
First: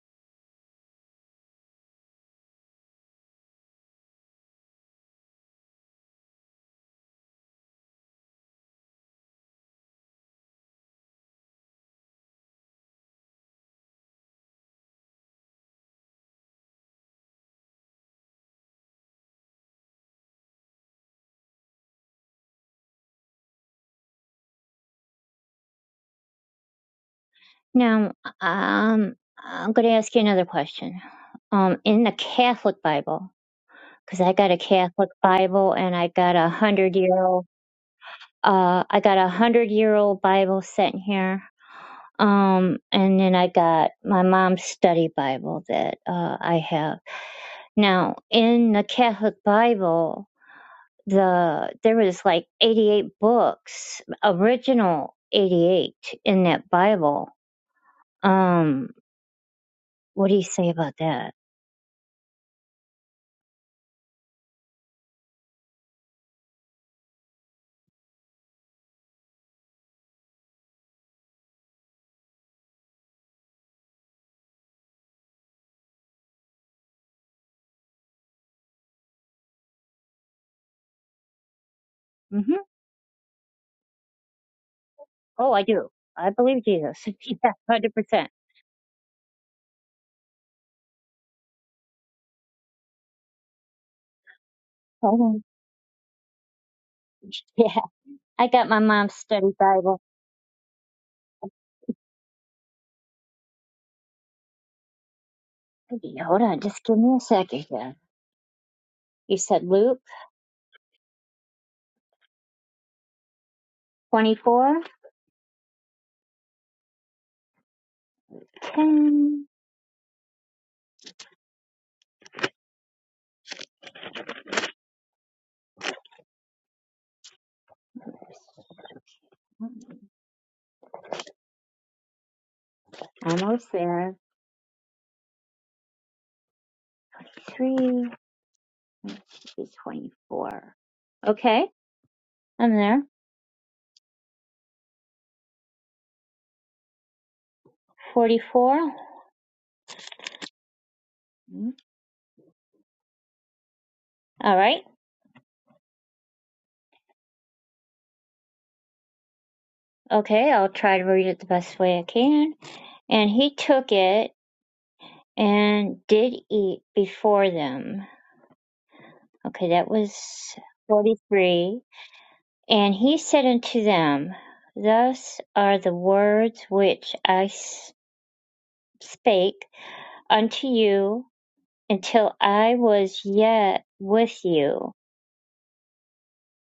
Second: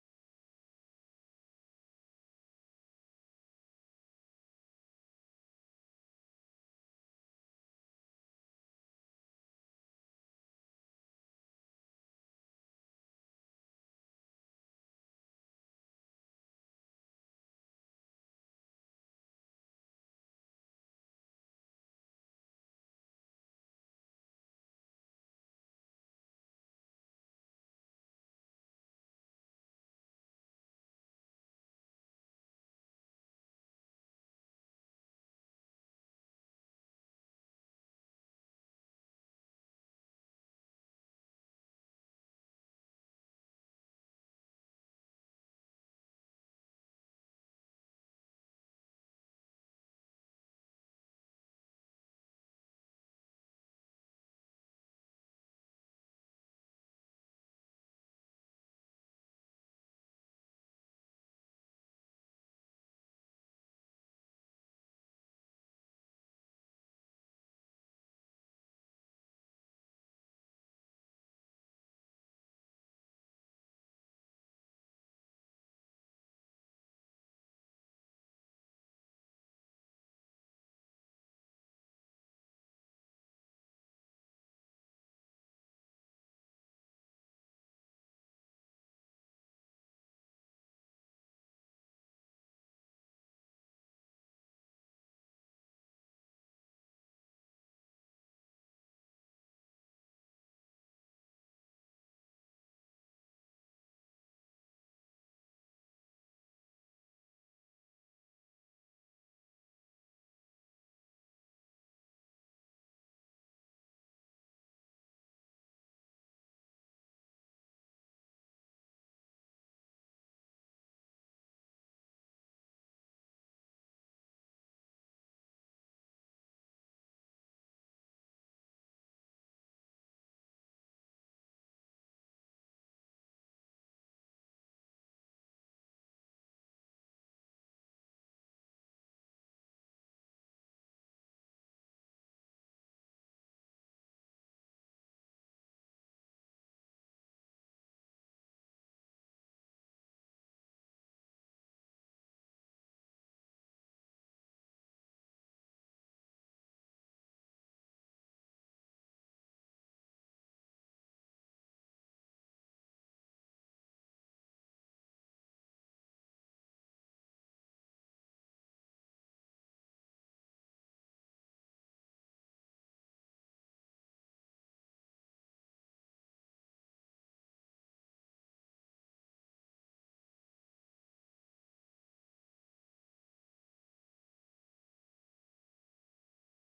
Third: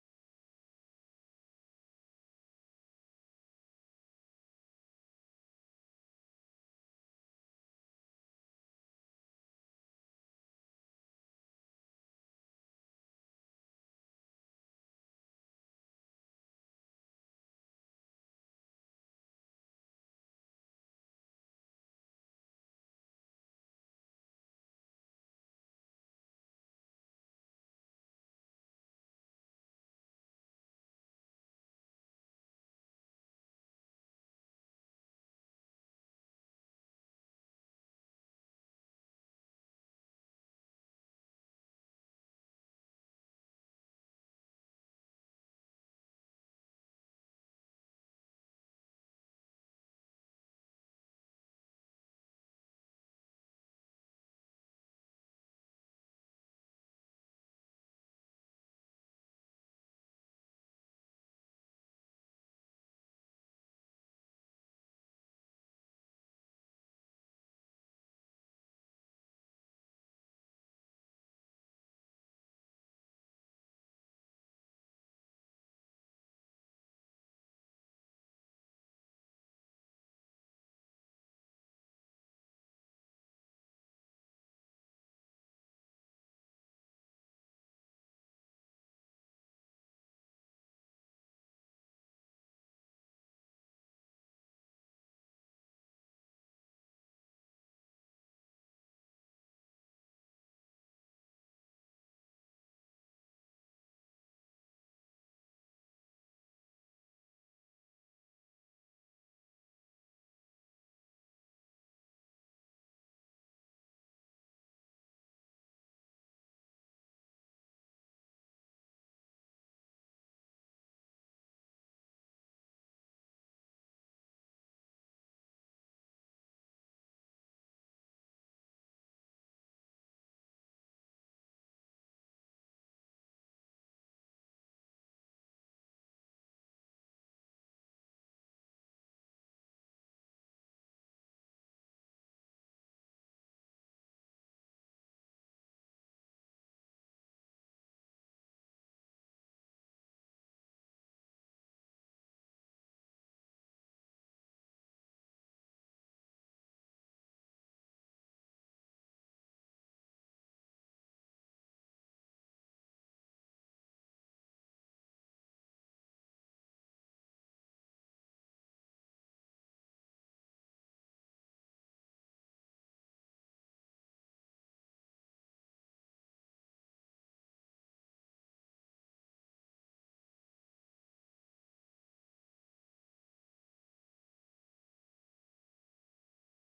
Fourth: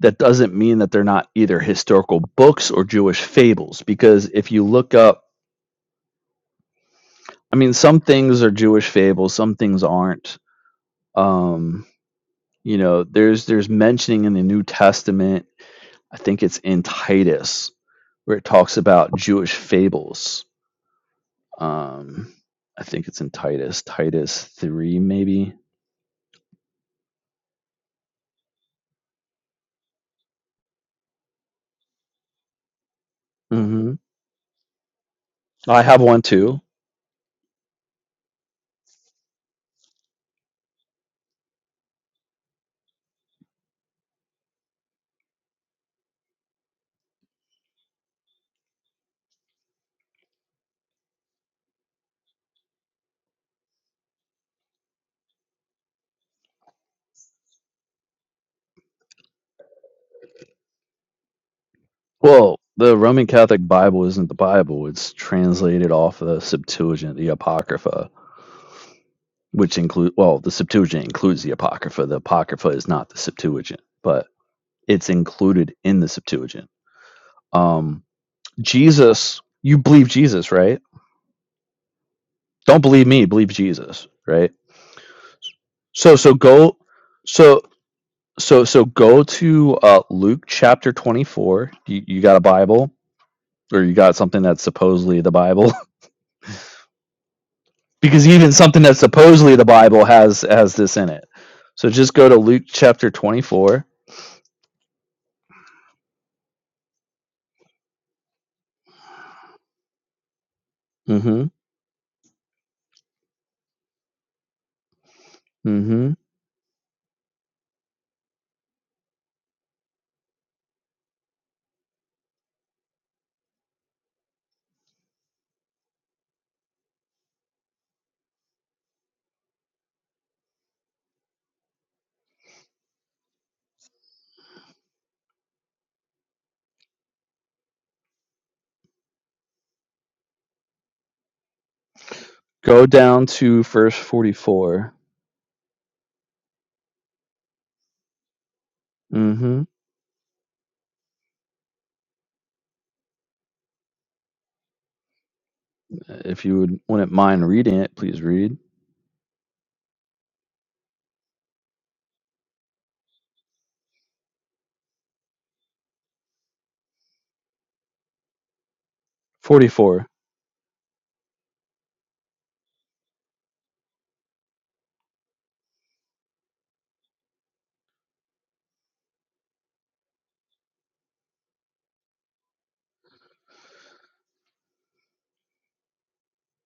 that doesn't mean that they're not either historical books or Jewish fables. Because if you look up, I mean, some things are Jewish fables, some things aren't. Um, you know, there's there's mentioning in the New Testament. I think it's in Titus where it talks about Jewish fables. Um, I think it's in Titus, Titus three, maybe. Now, um, I'm going to ask you another question. Um, in the Catholic Bible, hmm because I got a Catholic Bible I and have I one got a too. hundred year old, uh, I got a hundred year old Bible sitting here. Um, and then I got my mom's study Bible that uh, I have now. In the Catholic Bible, the there was like 88 books, original 88 in that Bible. Um, what do you say about that? Well, the Roman Catholic Bible isn't the Bible; it's translated off of the Septuagint, the Apocrypha which include well, the Septuagint includes the Apocrypha. The Apocrypha is not the Septuagint, but it's included in the Septuagint. Um, Jesus, you believe Jesus, right? Mm-hmm. Don't believe me, believe Jesus, right? Oh, I do. So I so believe go, Jesus. yeah, so hundred percent. so so go to uh, Luke chapter twenty four. You, you got a Bible, or you got something that's Hold supposedly the on. Bible, Yeah, because I even got my something that's mom's study supposedly the Bible. Bible has has this in it. So just go to Luke chapter twenty four. Okay, Hold on, just give me a second here. You said Luke twenty-four Mm-hmm. ten. Almost there. Three is twenty-four. Okay, I'm Go there. down to verse 44. Forty-four. hmm Mm, All right. If you would, wouldn't mind reading it, please read. Okay, I'll try to read it the best way I can. And he took it and did eat before them. Okay, that 44. was 43. And he said unto them, Thus are the words which I s- spake unto you until I was yet with you,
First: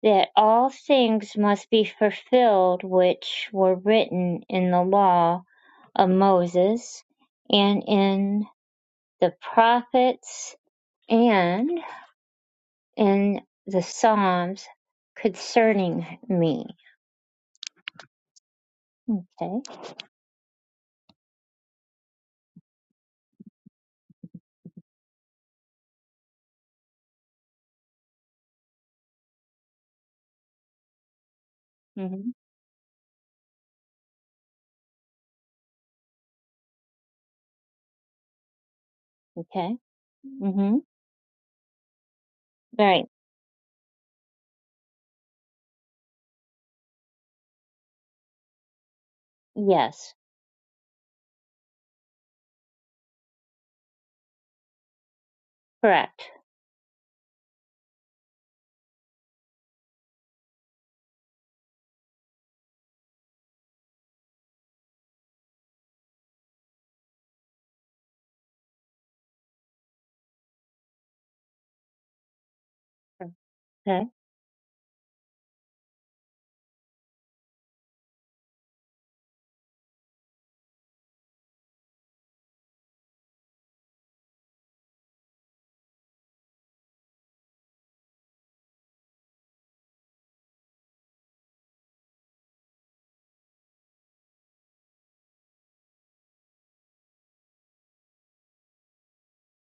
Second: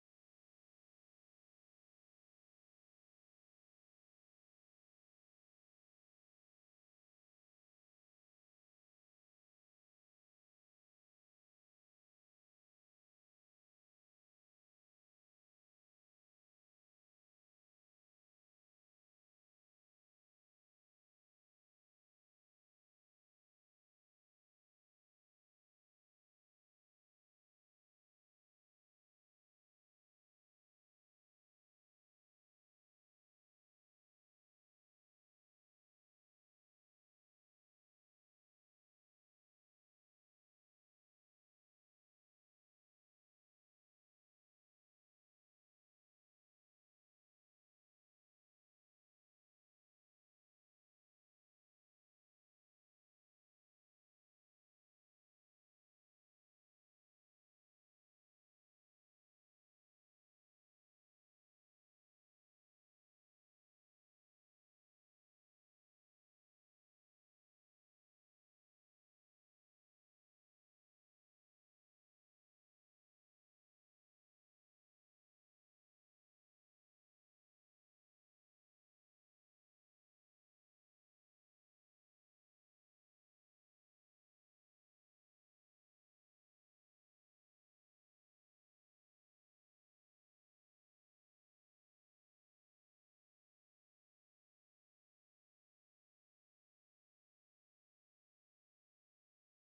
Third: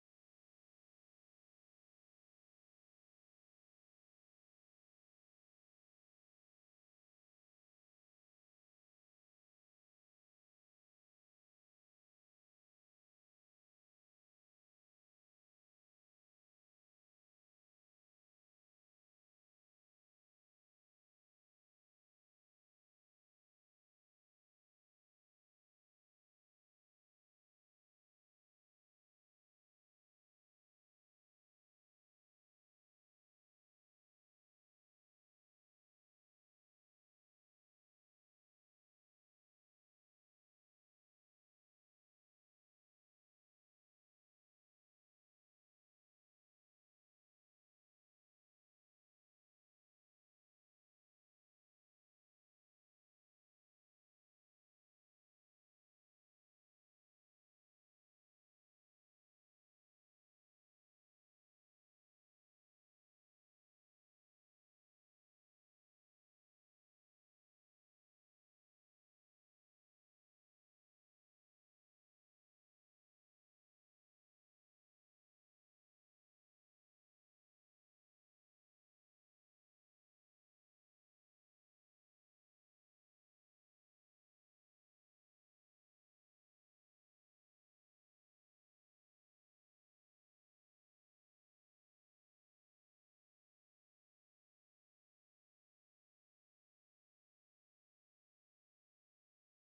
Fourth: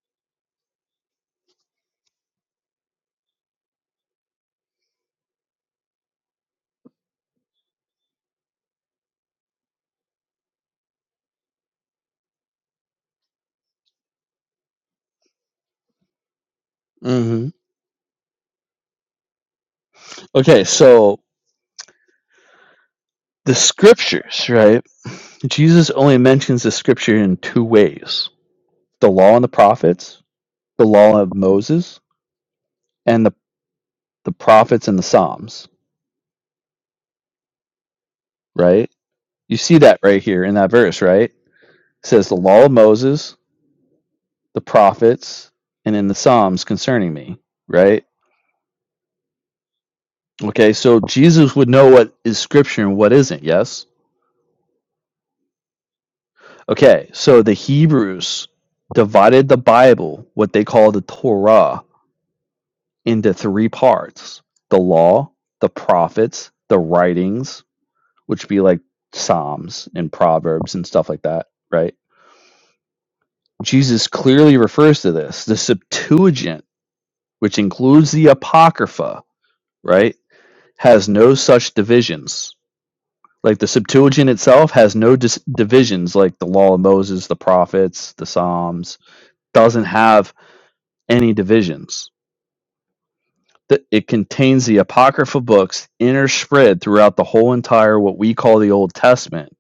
that all things must be fulfilled which were written in the law of Moses and in the prophets and in the Psalms concerning me. hmm Okay. Okay, so the scriptures, right? Jesus only mentions the scripture in two ways the law and the prophets, the law of Moses, and the, the prophets and the Psalms, right? You Okay. see that right here in that Mm-hmm. verse, right? It says the law of Right. Moses, the prophets, and in the Psalms concerning me, right? Yes. Okay, so Jesus would know what is scripture and what isn't, yes? Correct. Okay, so the Hebrews divided the Bible, what they call the Torah, into three parts the law, the prophets, the writings, which be like Psalms and Proverbs and stuff like that, right? Okay. Jesus clearly refers to this. The Septuagint, which includes the Apocrypha, right, has no such divisions Like the Septuagint itself has no dis- divisions, like the Law of Moses, the Prophets, the Psalms, doesn't have any divisions. It contains the Apocrypha books interspread throughout the whole entire what we call the Old Testament,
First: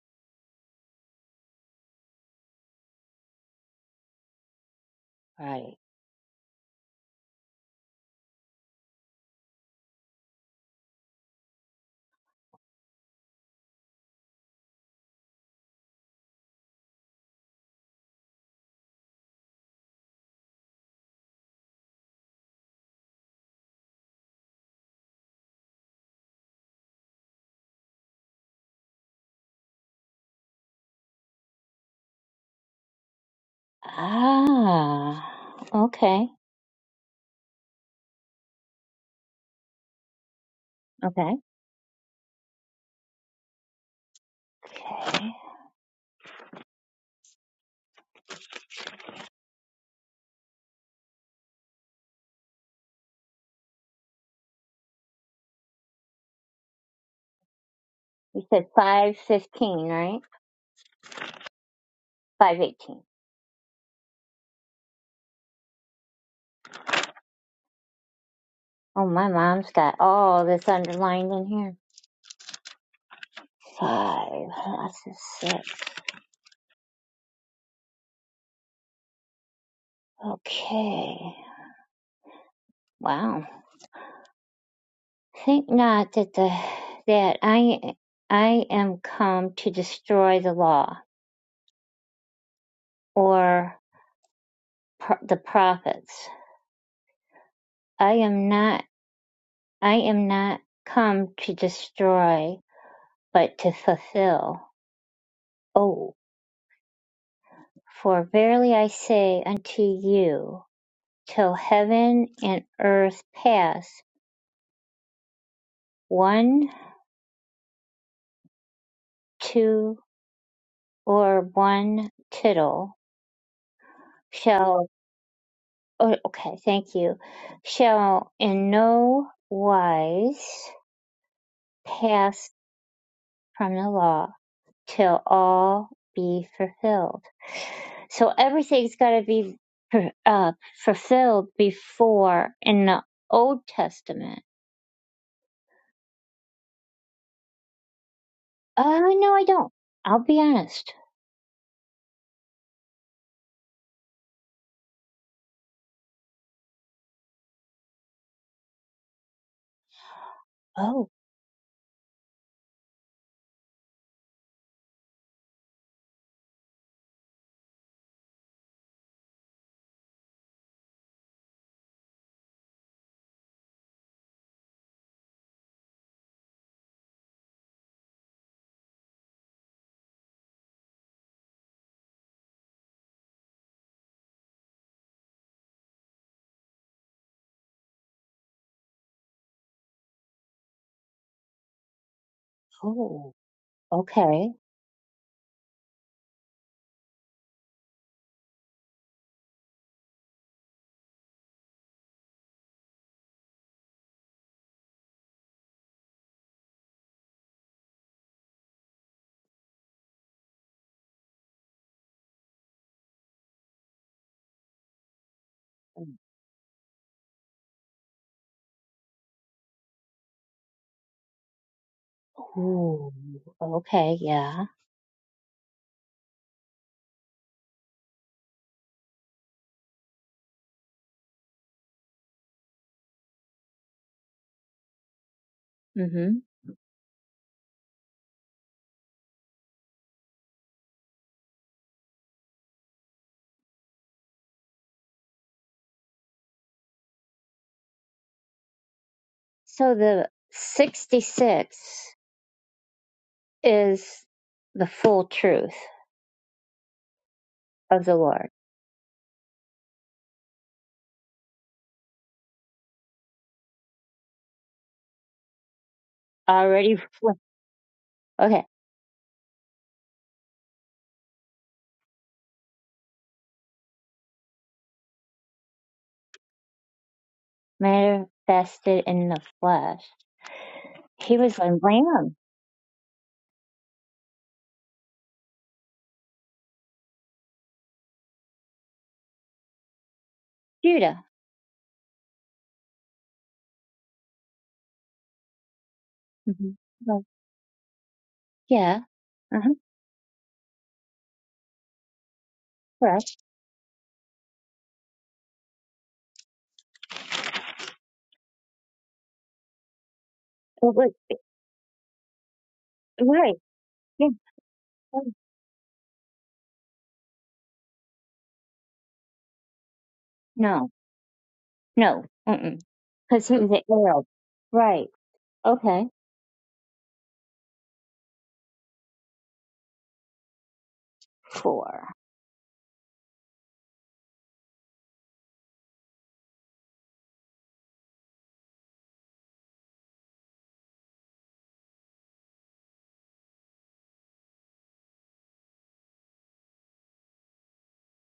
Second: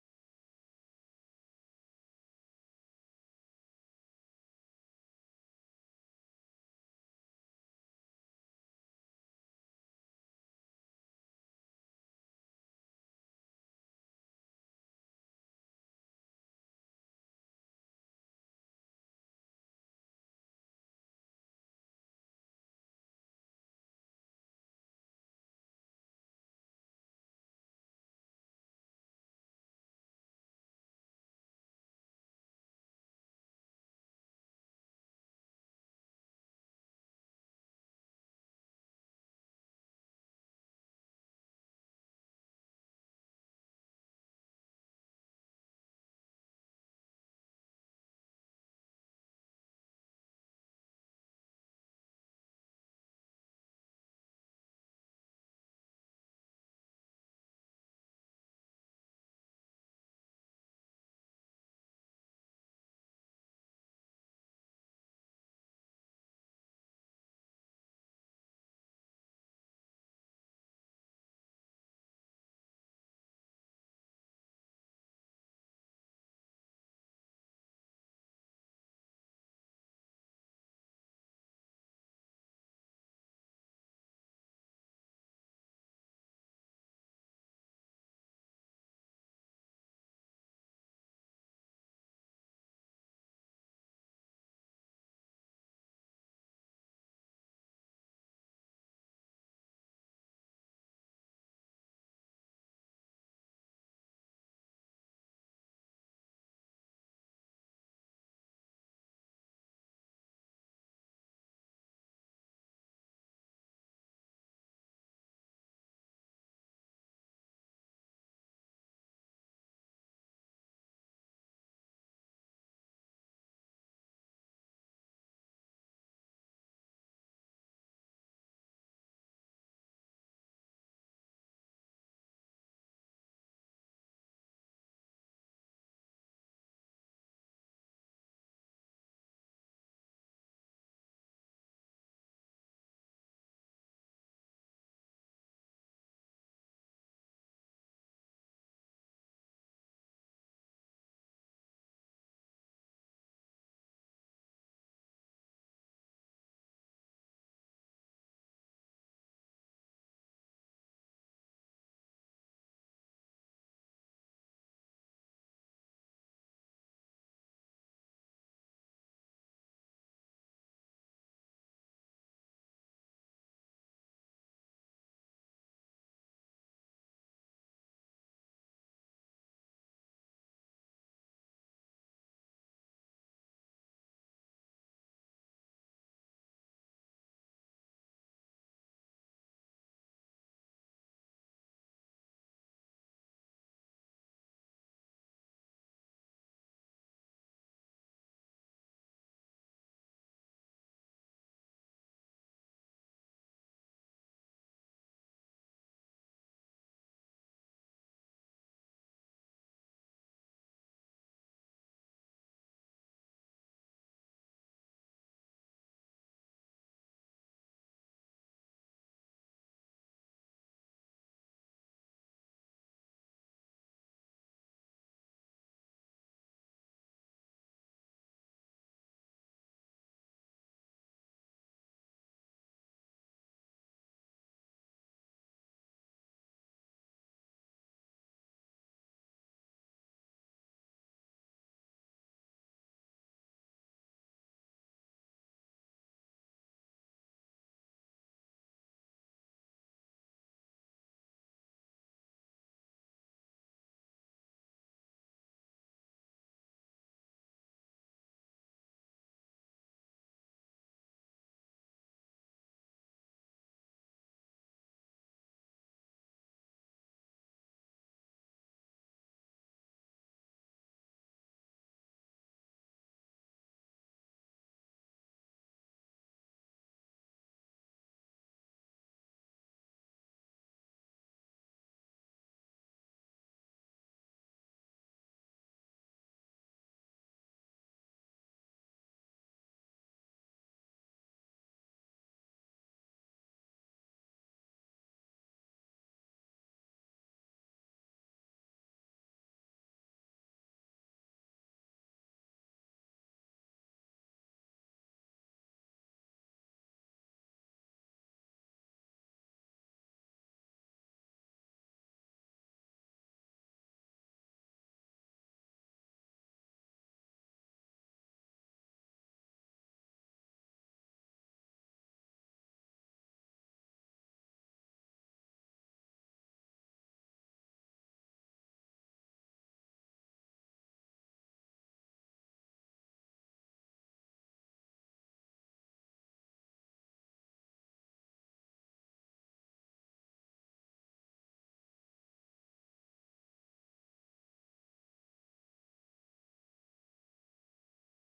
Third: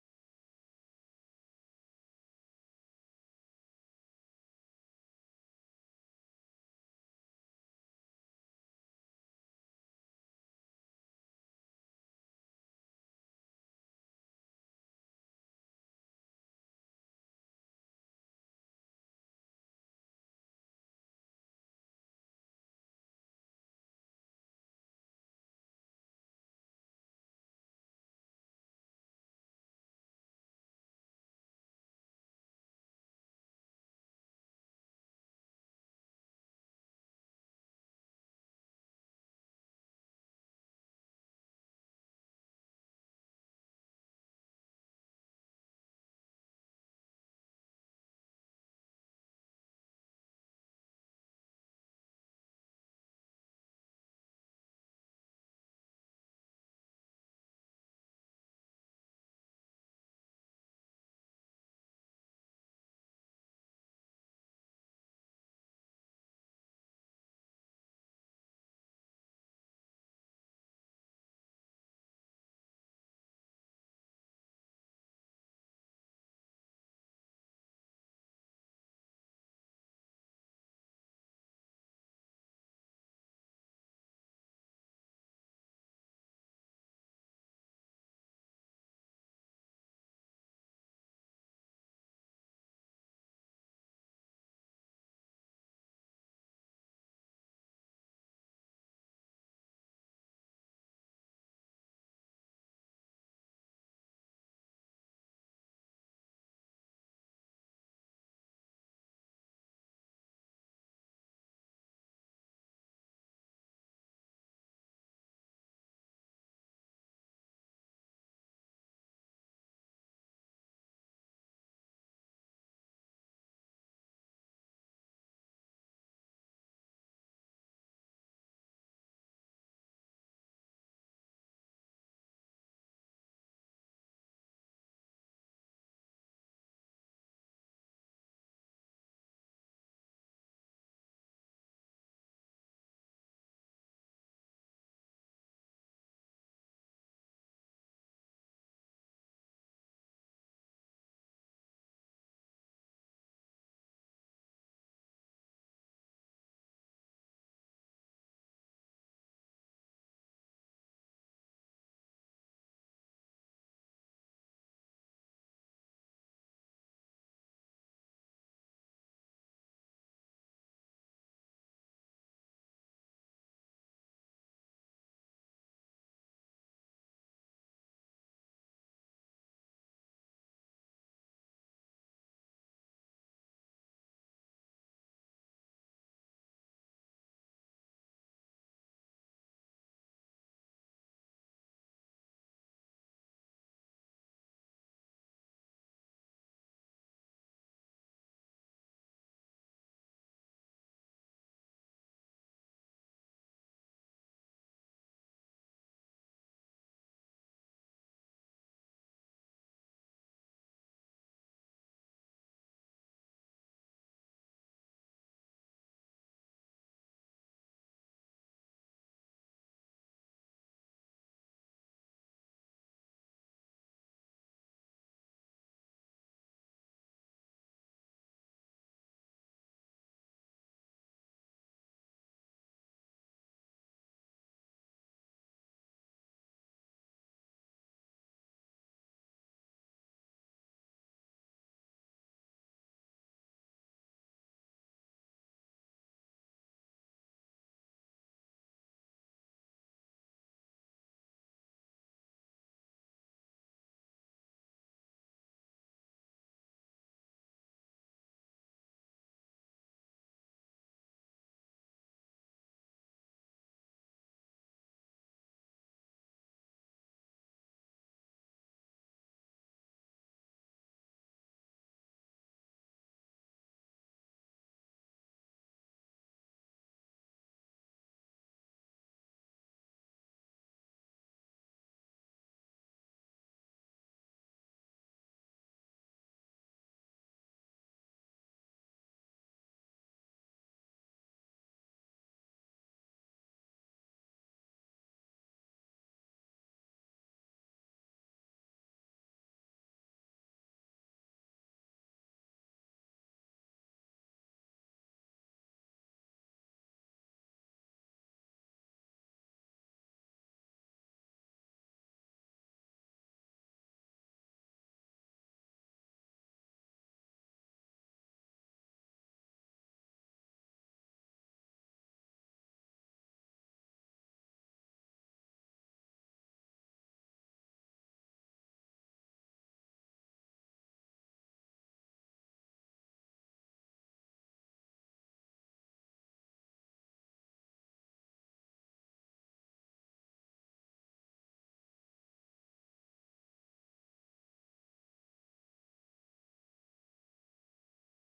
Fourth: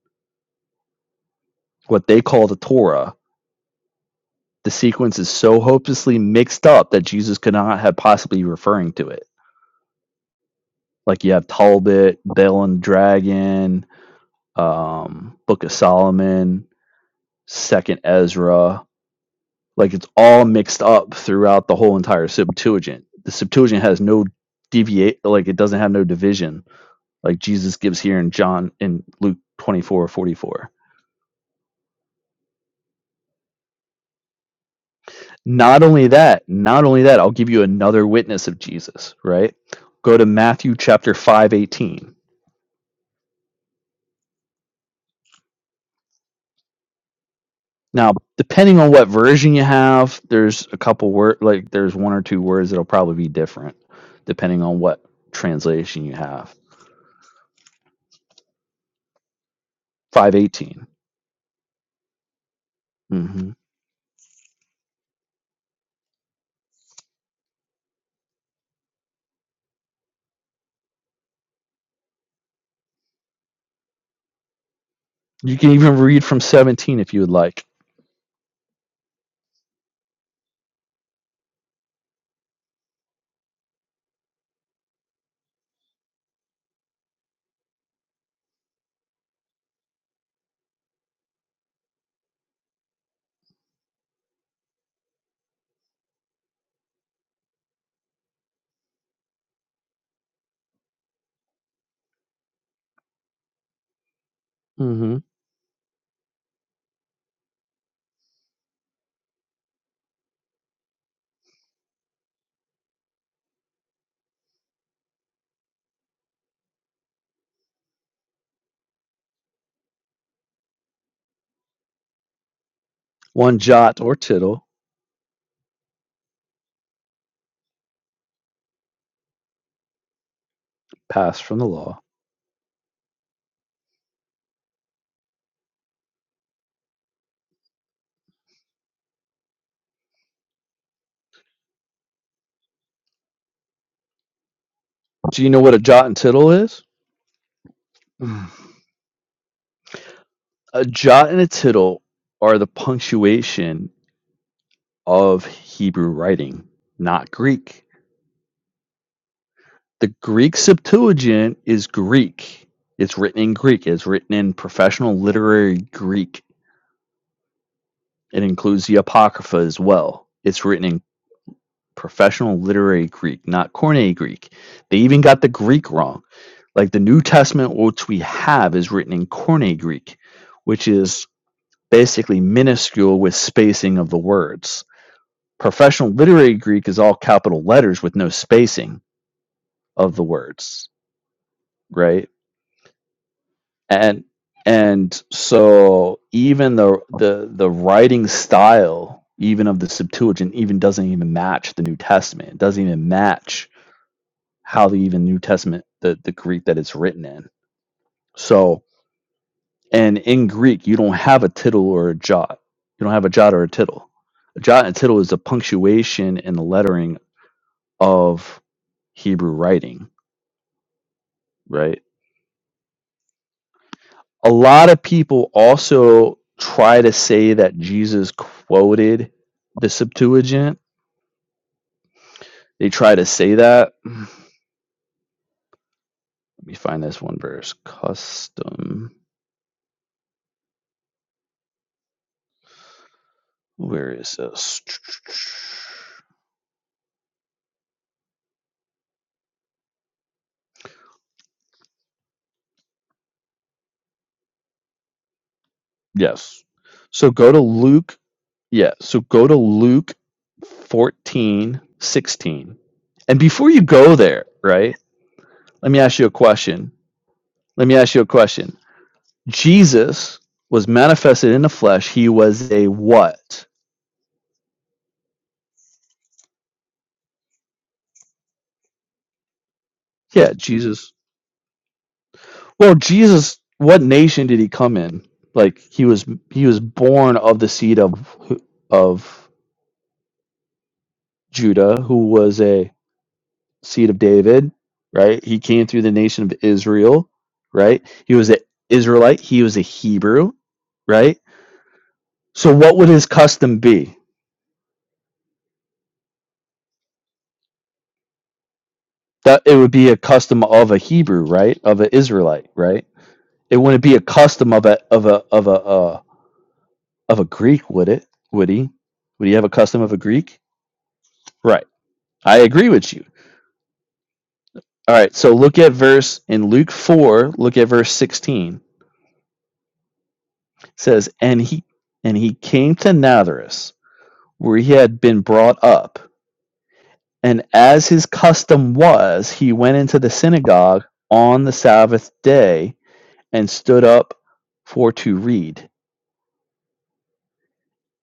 what they call the Torah. The sequence is so Right. hopelessly mixed up that Jesus could not have possibly referring to it. Like you have Talbot, Bel and Dragon, um, Book of Solomon, Second Ezra. like it's all mixed up throughout the whole entire Septuagint. The Septuagint has no deviate, like it doesn't have no division, like Jesus gives here in John in Luke twenty four forty four. Ah. Not only Okay. that, not only that, I'll give you another witness of Jesus. Right? Go to Matthew chapter Okay. five eighteen. Now, depending on what version you have, there's a couple word, like there's one or two words that'll probably be different, depending on what translation you have. You said five fifteen, right? Five eighteen. Five eighteen. Mm-hmm. Oh, my mom's got all this underlined in here. Five. That's a You can six. even read from 17 if you would like. Okay. Wow. Think not that the that I I am come to destroy the law or pro- the prophets. I am not. I am not come to destroy, but to fulfill. hmm Oh, for verily I say unto you, till heaven and earth pass, one two or one tittle One jot or tittle shall. Oh, okay, thank you. Shall in no wise passed from the law. pass from the law till all be fulfilled. So everything's got to be uh, fulfilled before in the Old Testament. Do you know what a jot and tittle is? Mm. Uh, no, I don't. I'll be A honest. jot and a tittle are the punctuation of Hebrew writing, not Greek. The Greek Oh, Septuagint is Greek. It's written in Greek, it's written in professional literary Greek. It includes the Apocrypha as well. It's written in professional literary Greek, not Corne Greek. They even got the Greek wrong Like the New Testament, which we have, is written in Koine Greek, which is basically minuscule with spacing of the words. Professional literary Greek is all capital letters with no spacing of the words, right? oh, And okay. and so even the the the writing style even of the Septuagint even doesn't even match the New Testament. It doesn't even match how the even New Testament the the Greek that it's written in. So And in Greek, you don't have a tittle or a jot. You don't have a jot or a tittle. A jot and a tittle is the punctuation and the lettering of Hebrew writing, right? Ooh, okay, A yeah. lot of people also try to say that Jesus quoted the Septuagint. They try to say that. Let hmm me find this one verse. Custom. Where is this? So the 66 is the full truth Yes. So go to of Luke the Lord. Yeah, so go to Luke 14 16, And before you go there, right, let me ask you a question. Already, Let me ask you a okay, question. Jesus was manifested in the flesh. He was a what? manifested in the flesh. Yeah, Jesus. He was a lamb. Well, Jesus, what nation did he come in? Like he was he was born of the seed of of Judah. Judah, who was a seed of David, right? He came through the nation of hmm Right. Israel, right? He was an Yeah. Israelite, he Uh-huh. was a Hebrew, right? So what would his Correct. custom be? That it would be a custom It of a was, Hebrew, right? Of an Israelite, right? right. It wouldn't be a Yeah. custom of a of right. a of a uh, of a Greek, would it? Would he? Would he have a custom of a Greek? No. Right. No. I Mm-mm. agree with you. Because he was an Arab. Right. All right. So look at Okay. verse in Luke four. Look at verse sixteen. It says, and he Four. and he came to Nazareth where he had been brought up. And as his custom was, he went into the synagogue on the Sabbath day and stood up for to read.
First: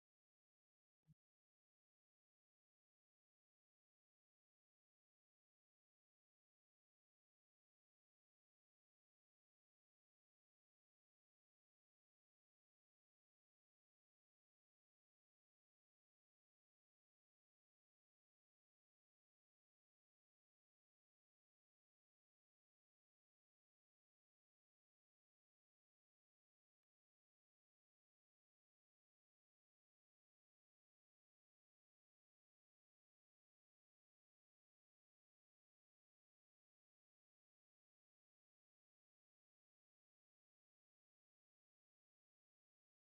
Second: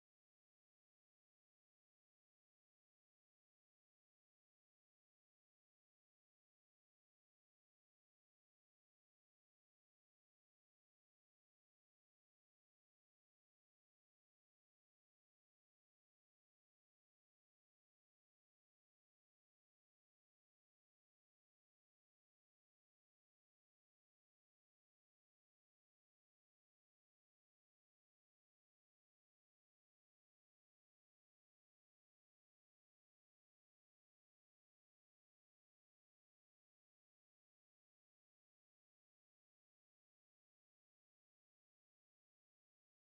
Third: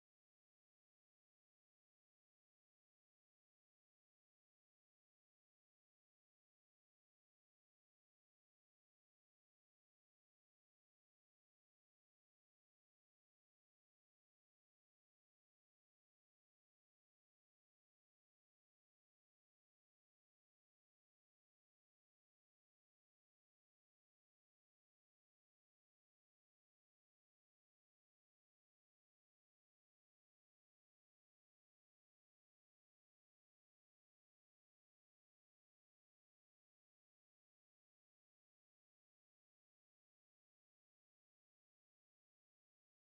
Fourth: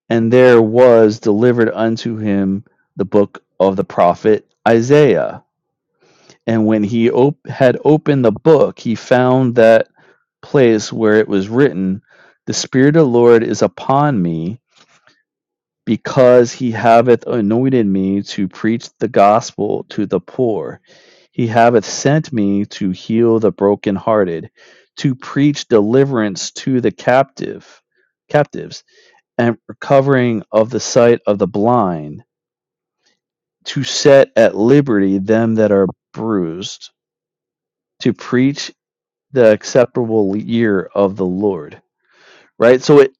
And there was delivered unto him the book of the prophet Isaiah. And when he op- had opened the book, he found that place where it was written, The Spirit of the Lord is upon me because he haveth anointed me to preach the gospel to the poor. He haveth sent me to heal the brokenhearted, to preach deliverance to the captive, captives, and recovering of the sight of the blind, to set at liberty them that are bruised, to preach the acceptable year of the Lord. Right? So it,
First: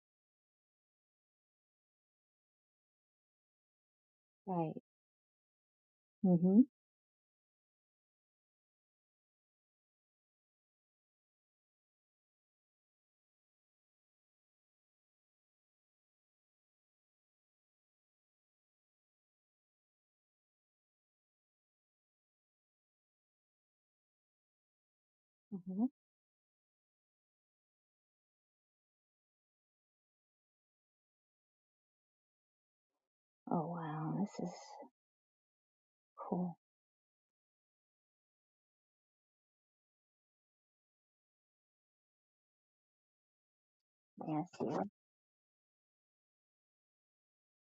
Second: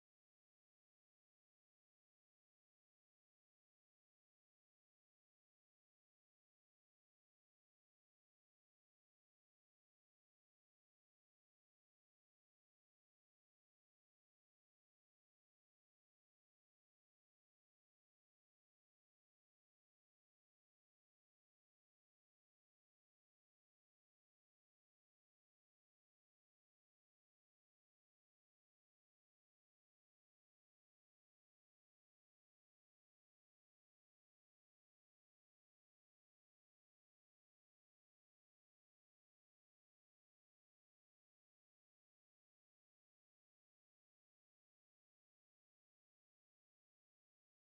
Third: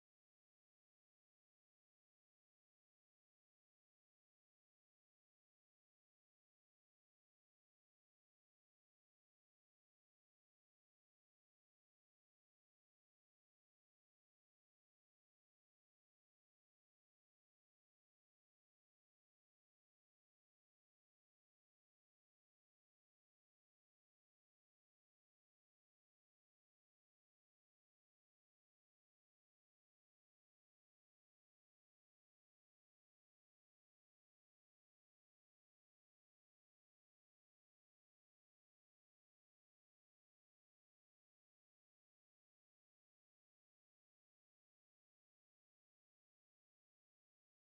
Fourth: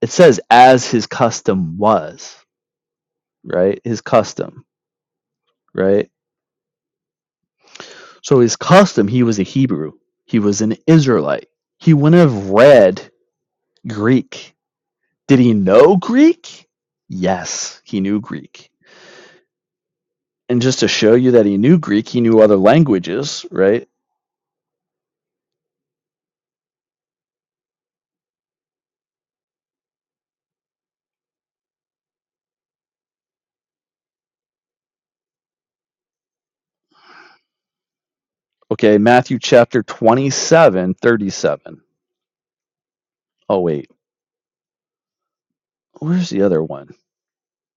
it says, as his custom was, right? His custom, Right. right? Mm-hmm. So his custom, he was a Hebrew. He was an Israelite. He wouldn't have read Greek. Did he know Greek? Yes, he knew Greek. And just to show you that he knew Greek, he knew other languages, right? hmm Oh, wow. This is cool. Okay, Matthew chapter 27, 37. Oh, wait, Matthew. where's the other one?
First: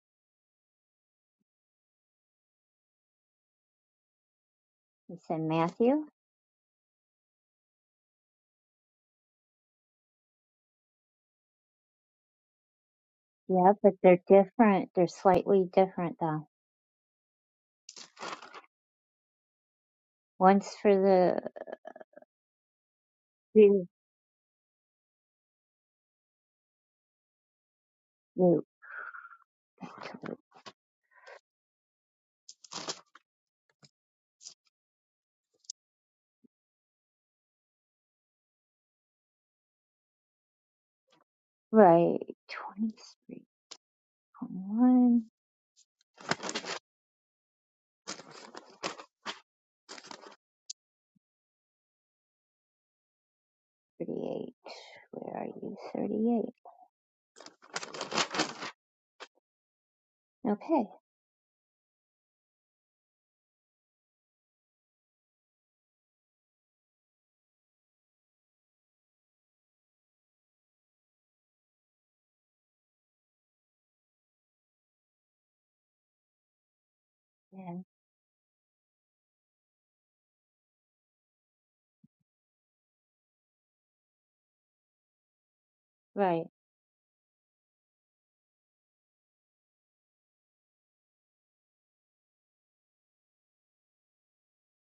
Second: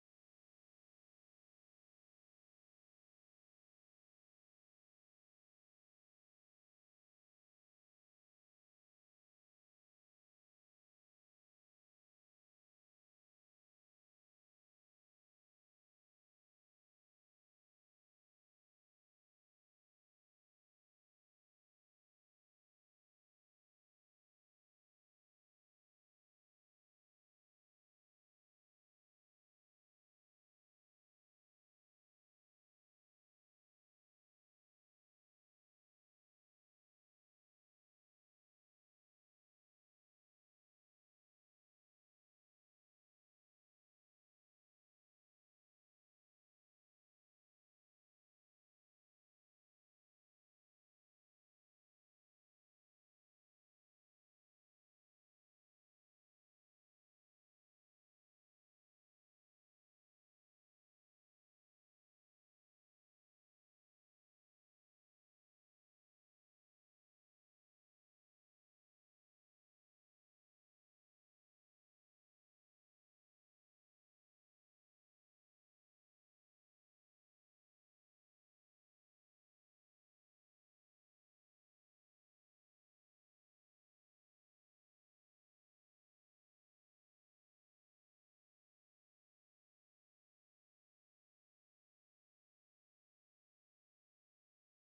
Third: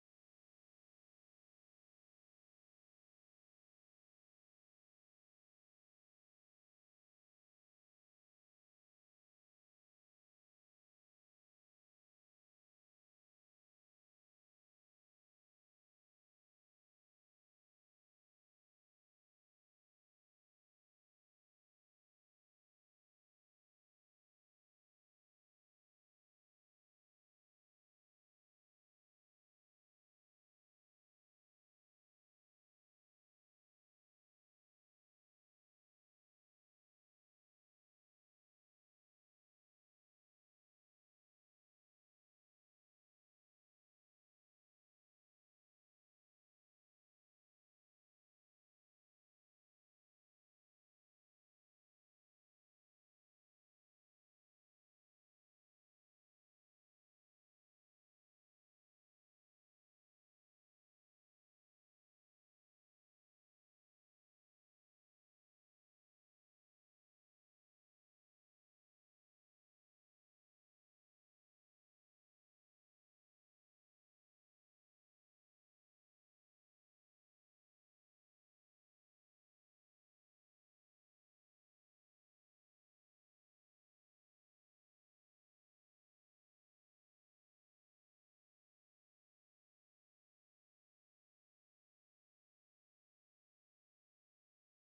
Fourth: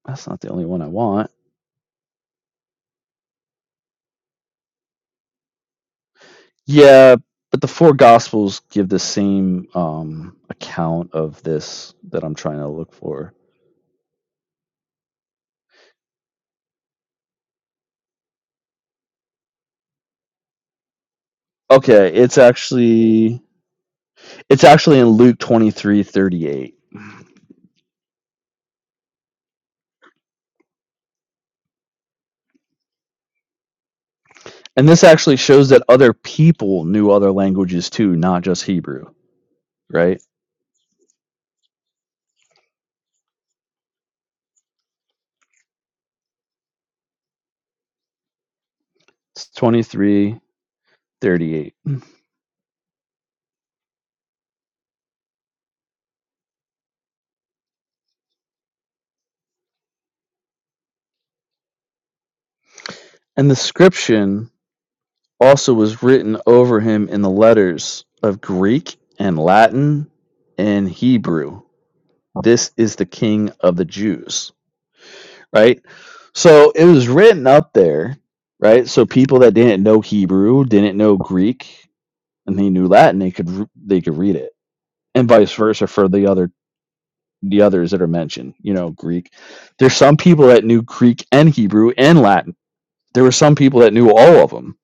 That's not the only one I want. You said Matthew? Yeah, but the four gospels give the same um, account of this that I'm trying to look for. Yeah, but they're different. They're slightly different, though. One's for the Okay, it's actually the It's actually in Luke 23:38, Luke. And this actually shows that other people knew other languages too, not just Hebrew, right? Right. 23, It's 23 thirty-eight. twenty-one, thirty-eight. Where are you? 38. Okay. And the scription also was written over him in the letters of Greek and Latin and Hebrew. This is the king of the Jews, right? So it was written up Yeah. there, right? So people that didn't know Hebrew, didn't know Greek, and they knew Latin, they could they could read it and vice versa for the Right, other the others that are mentioned you know greek there's some people that knew greek and hebrew and latin there were some people that knew all of them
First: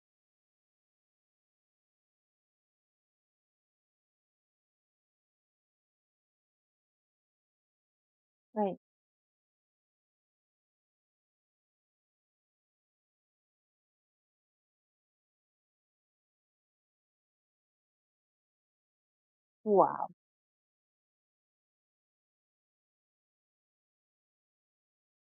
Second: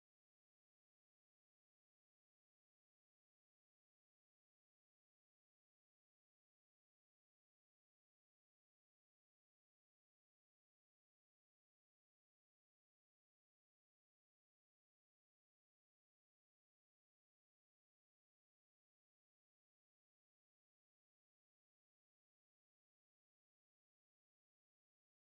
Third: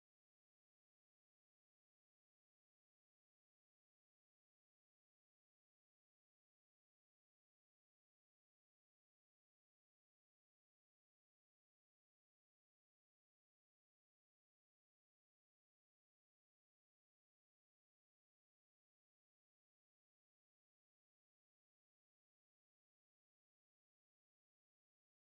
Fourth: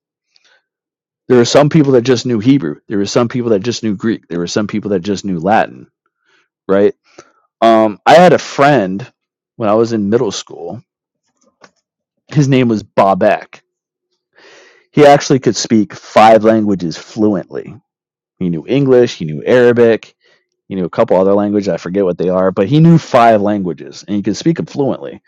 there were some people that just knew hebrew there were some people that just knew greek there were some people that just knew latin right um, i had a right. friend when i was in middle school his name was bob eck he actually could speak five languages fluently he knew english he knew Wow. arabic he knew a couple other languages i forget what they are but he knew five languages and he could speak them fluently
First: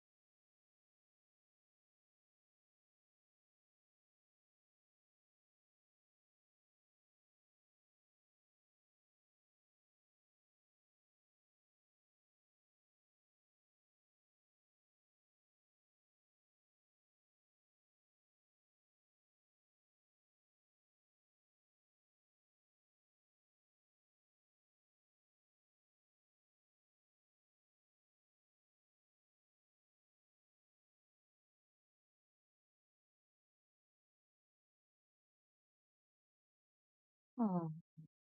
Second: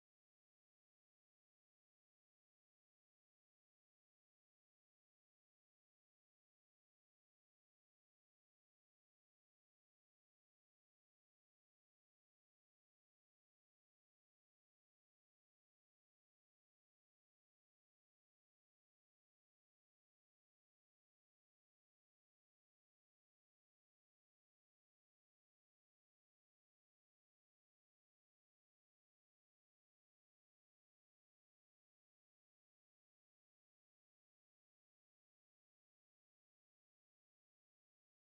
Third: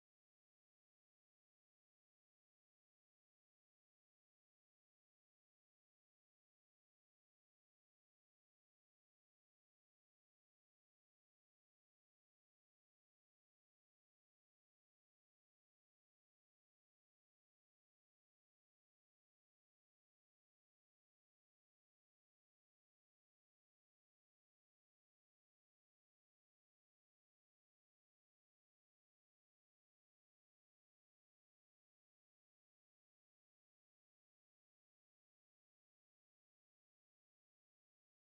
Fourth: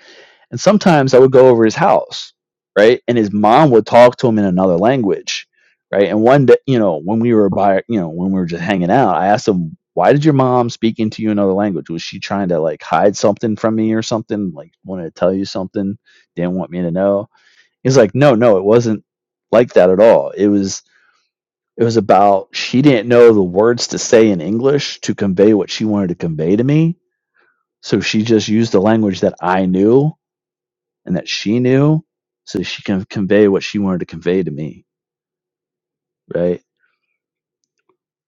And sometimes I would go over his house, right? And his mom would talk to him in another language, right? And one day, you know, when we were by, you know, when we were just hanging out, I asked him, "Why did your mom speak into you another language? Was she trying to like hide something from me or something? Like wanted to tell you something, didn't want me to know?" He's like, "No, no, it wasn't like that at all. It was." It was about she didn't know the words to say in English to convey what she wanted to convey to me. So she just used the language that I knew and that she knew so she can convey what she wanted to convey to me right Oh,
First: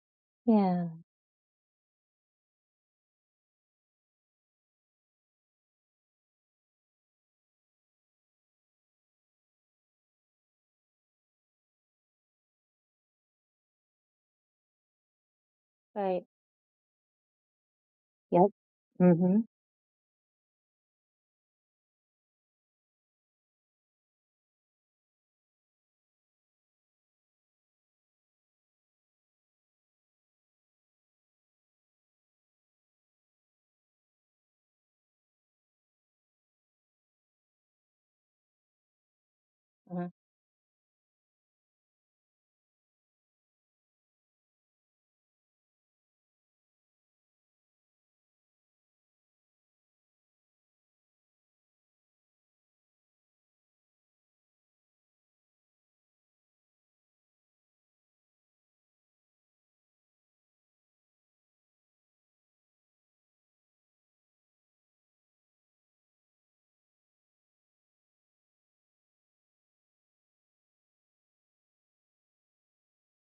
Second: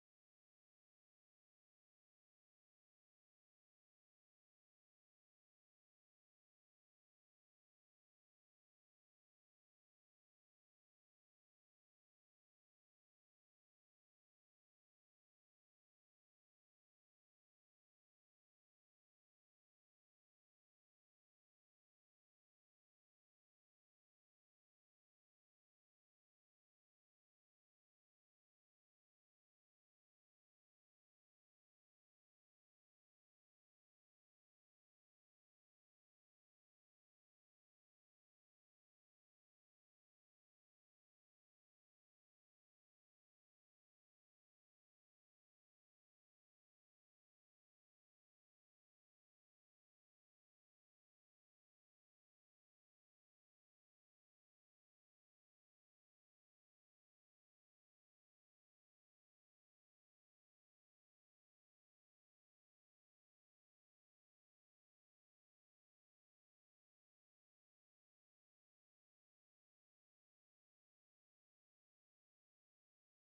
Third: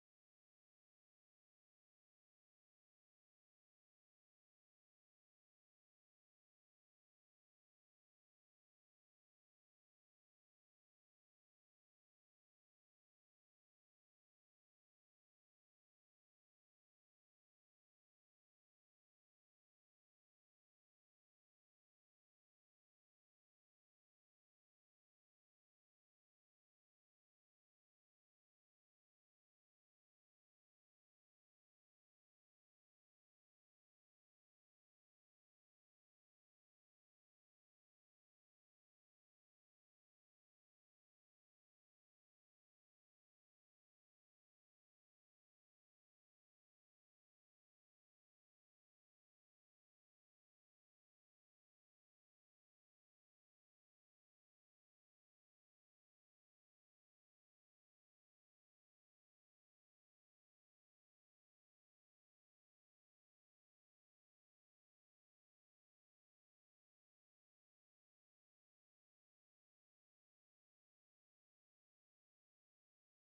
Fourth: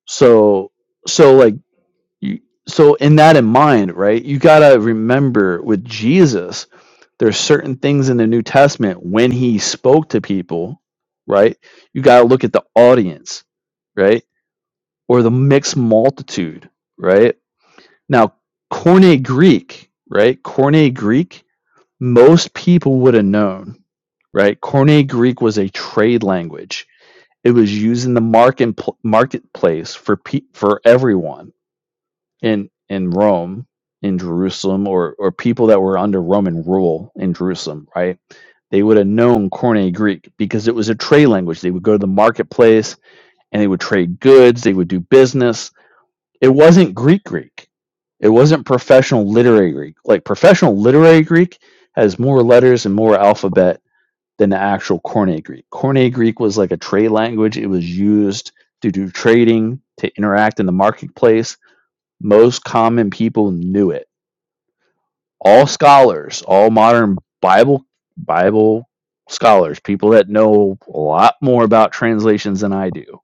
so Yeah. so like you so in that in mind right you got to remember with jesus there's certain things in the new testament when he spoke to people right you got to look at the audience right or the mixed right. multitude right now Yep. Koine Mm-hmm. greek right Koine greek most people would have known right? Koine Greek was a trade language It was used in the market marketplace for pe- for everyone in in Rome, in Jerusalem, or or people that were under Roman rule in Jerusalem, right? They would have known Koine Uh huh. Greek because it was a trade language. They would go to the marketplace and they would trade goods. They would do business. It wasn't Greek Greek. It wasn't professional literary Greek. Like professional literary Greek has more letters and more alphabet than the actual Koine Greek. Koine Greek was like a trade language. It was used to do trading, to interact in the marketplace. Most common people knew it. All scholars, all modern Bible Bible scholars, people that know a lot more about translations than I do,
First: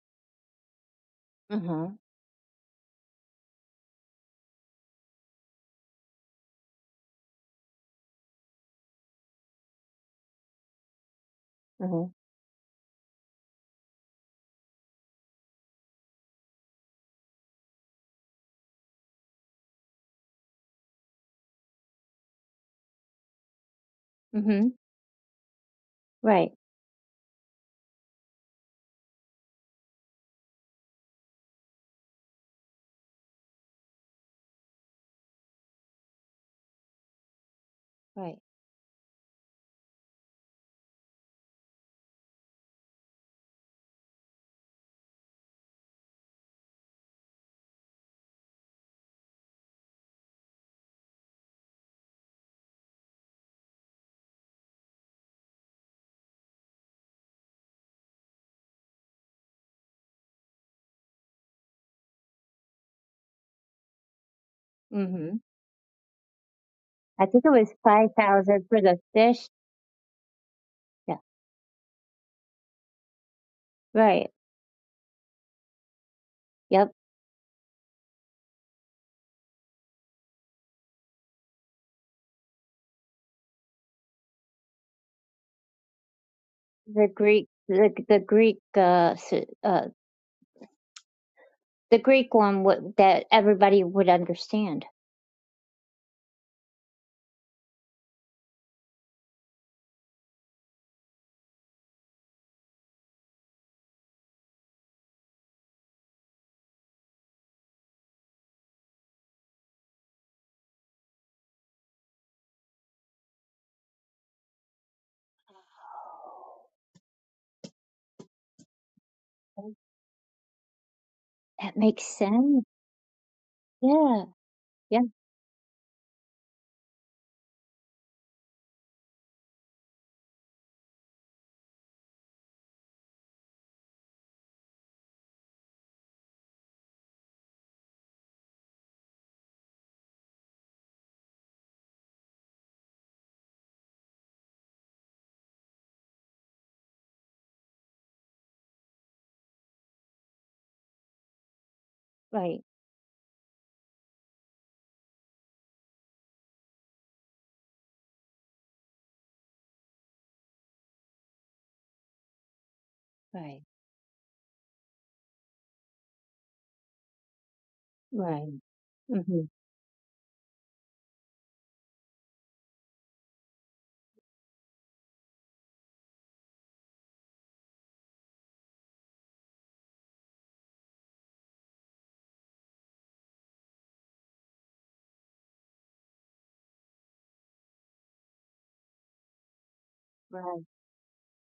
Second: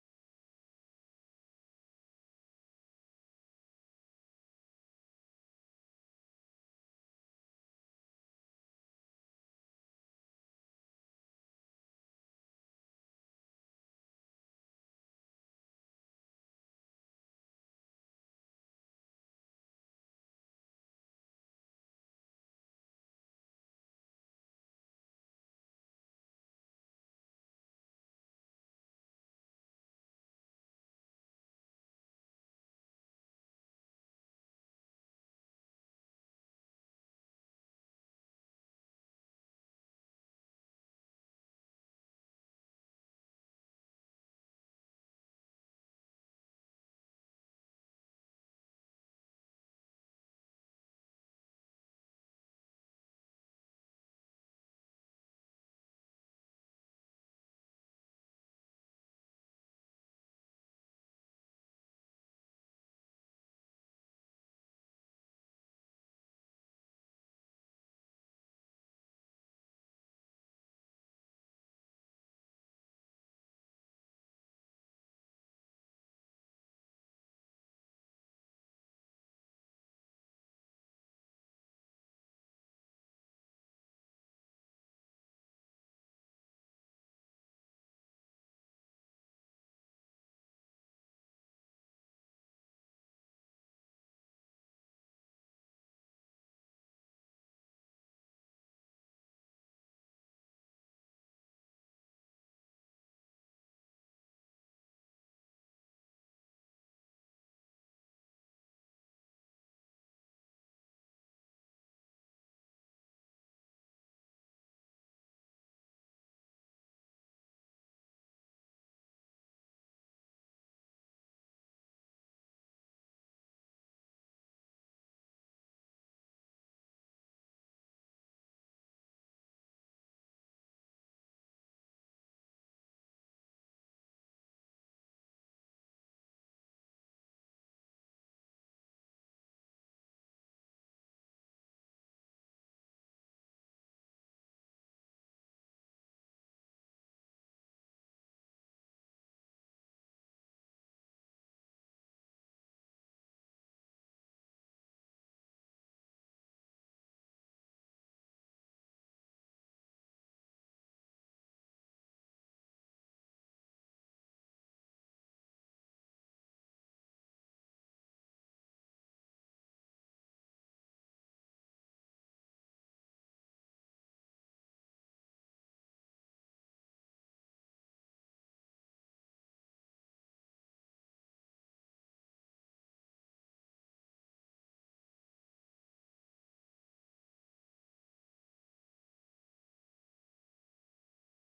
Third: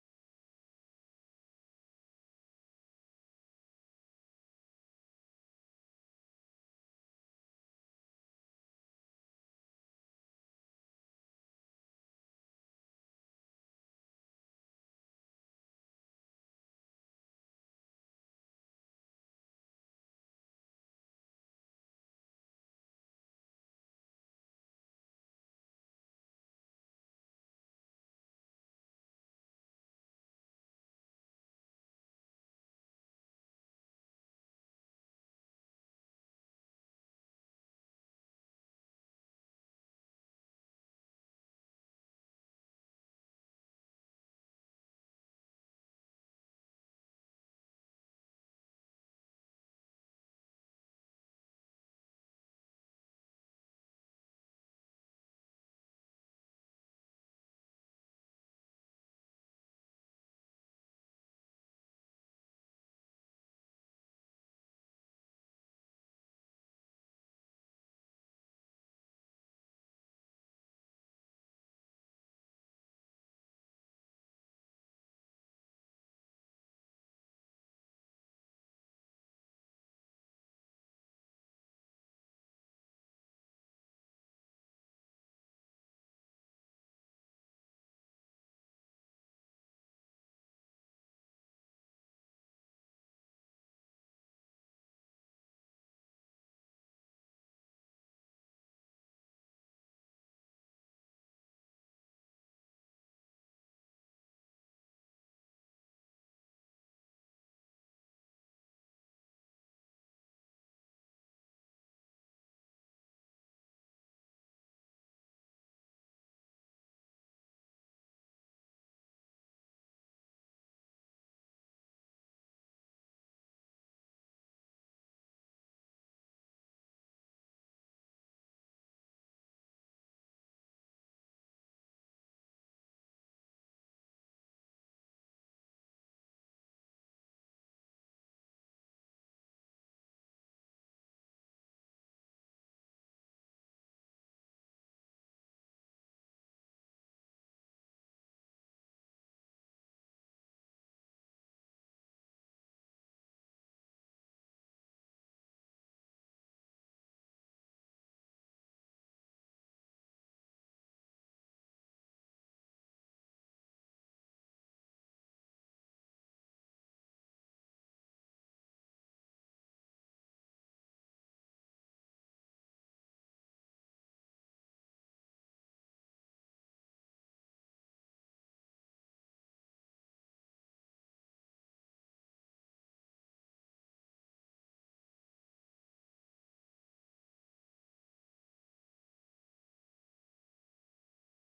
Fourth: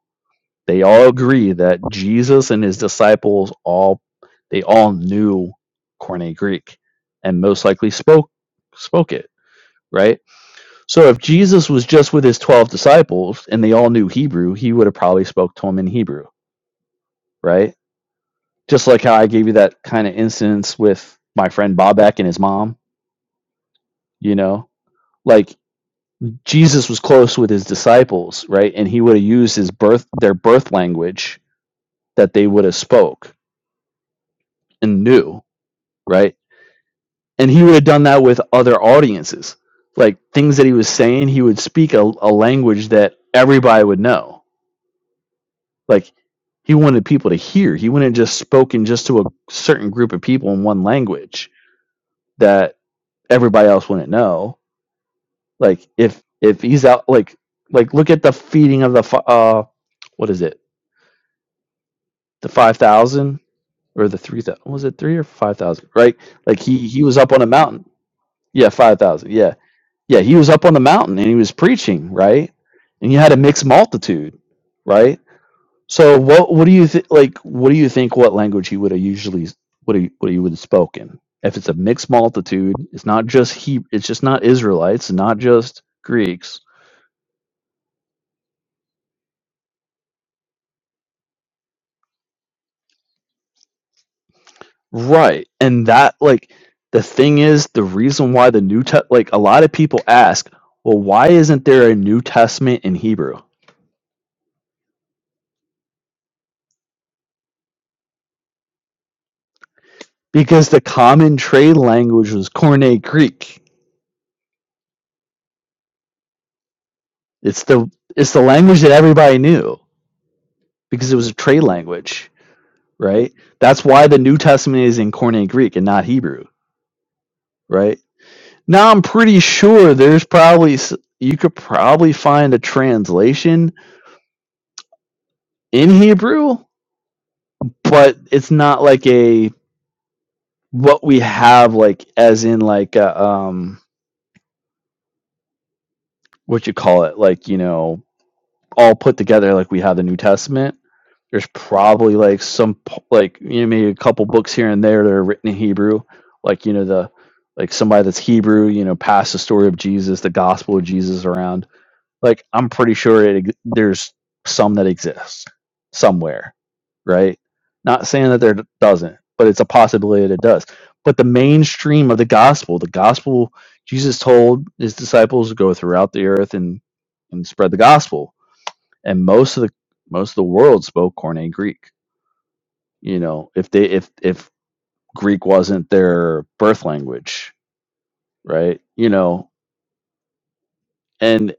they all agree Uh that huh. Jesus and his disciples all they all knew Koine Greek and most likely spoke spoke it, right? So if Jesus was Uh huh. just with his 12 disciples and they all knew Hebrew, he would have probably spoke to them in Hebrew, right? Just like how I gave you that kind of instance with my friend Bobak and his mom, you Mm-hmm. know? Like Right, Jesus was close with his disciples, right? And he would have used his birth their birth language that they would have spoke and knew, right? And he would have done that right. with other audiences. Like things that he was saying, he would speak a, a language that everybody would know Like he wanted people to hear. He wouldn't have just spoken just to a certain group of people in one language that everybody else wouldn't know. Like if if he's out like like look at the feeding of the fi- uh what is it the five thousand or the three thousand was it three or Mm-hmm. five thousand right like he he was I up on think a it was mountain 5,000 yeah for five the thousand fish. yeah yeah he was up on the Yeah. mountain and he was preaching right and he had a mixed Right. multitude right So what what do you Yep. think? Like what do you think? What language he would have usually what he what he would have spoken? If it's a mixed multitude, it's not just he. It's just not Israelites, not just Greeks, The Greek, the, the Greek, uh, s- uh, the Greek one would, that everybody would understand. right? And that like the thing is the reason why the New Test like a lot of people ask, well, why isn't there a New Testament in Hebrew? Because the common trade language was Koine Greek. It's the it's the language that everybody Oh, knew because it was a trade That makes language sense. right? That's why the Yeah. New Testament is Yeah. in Koine Greek and not Hebrew, right? Now I'm pretty sure there's probably s- you could probably find a translation in Hebrew, but it's not like a what we have like as in like a, um what you call it like you know all put together like we have the New Testament. There's probably like Right. some like you know maybe a couple books here and there that are written in Hebrew, like you know the like somebody that's Hebrew, you know, passed the story of Jesus, the gospel of Jesus around. Like I'm pretty sure it Right. there's some that exists somewhere, right? Not saying that Right. there doesn't, hmm but it's a possibility that it does. But the mainstream of the gospel, the gospel Jesus told his disciples to go throughout the earth and and spread the gospel. And most of the most of the world spoke Koine Greek you know if they if if greek wasn't their birth language right you know Right. and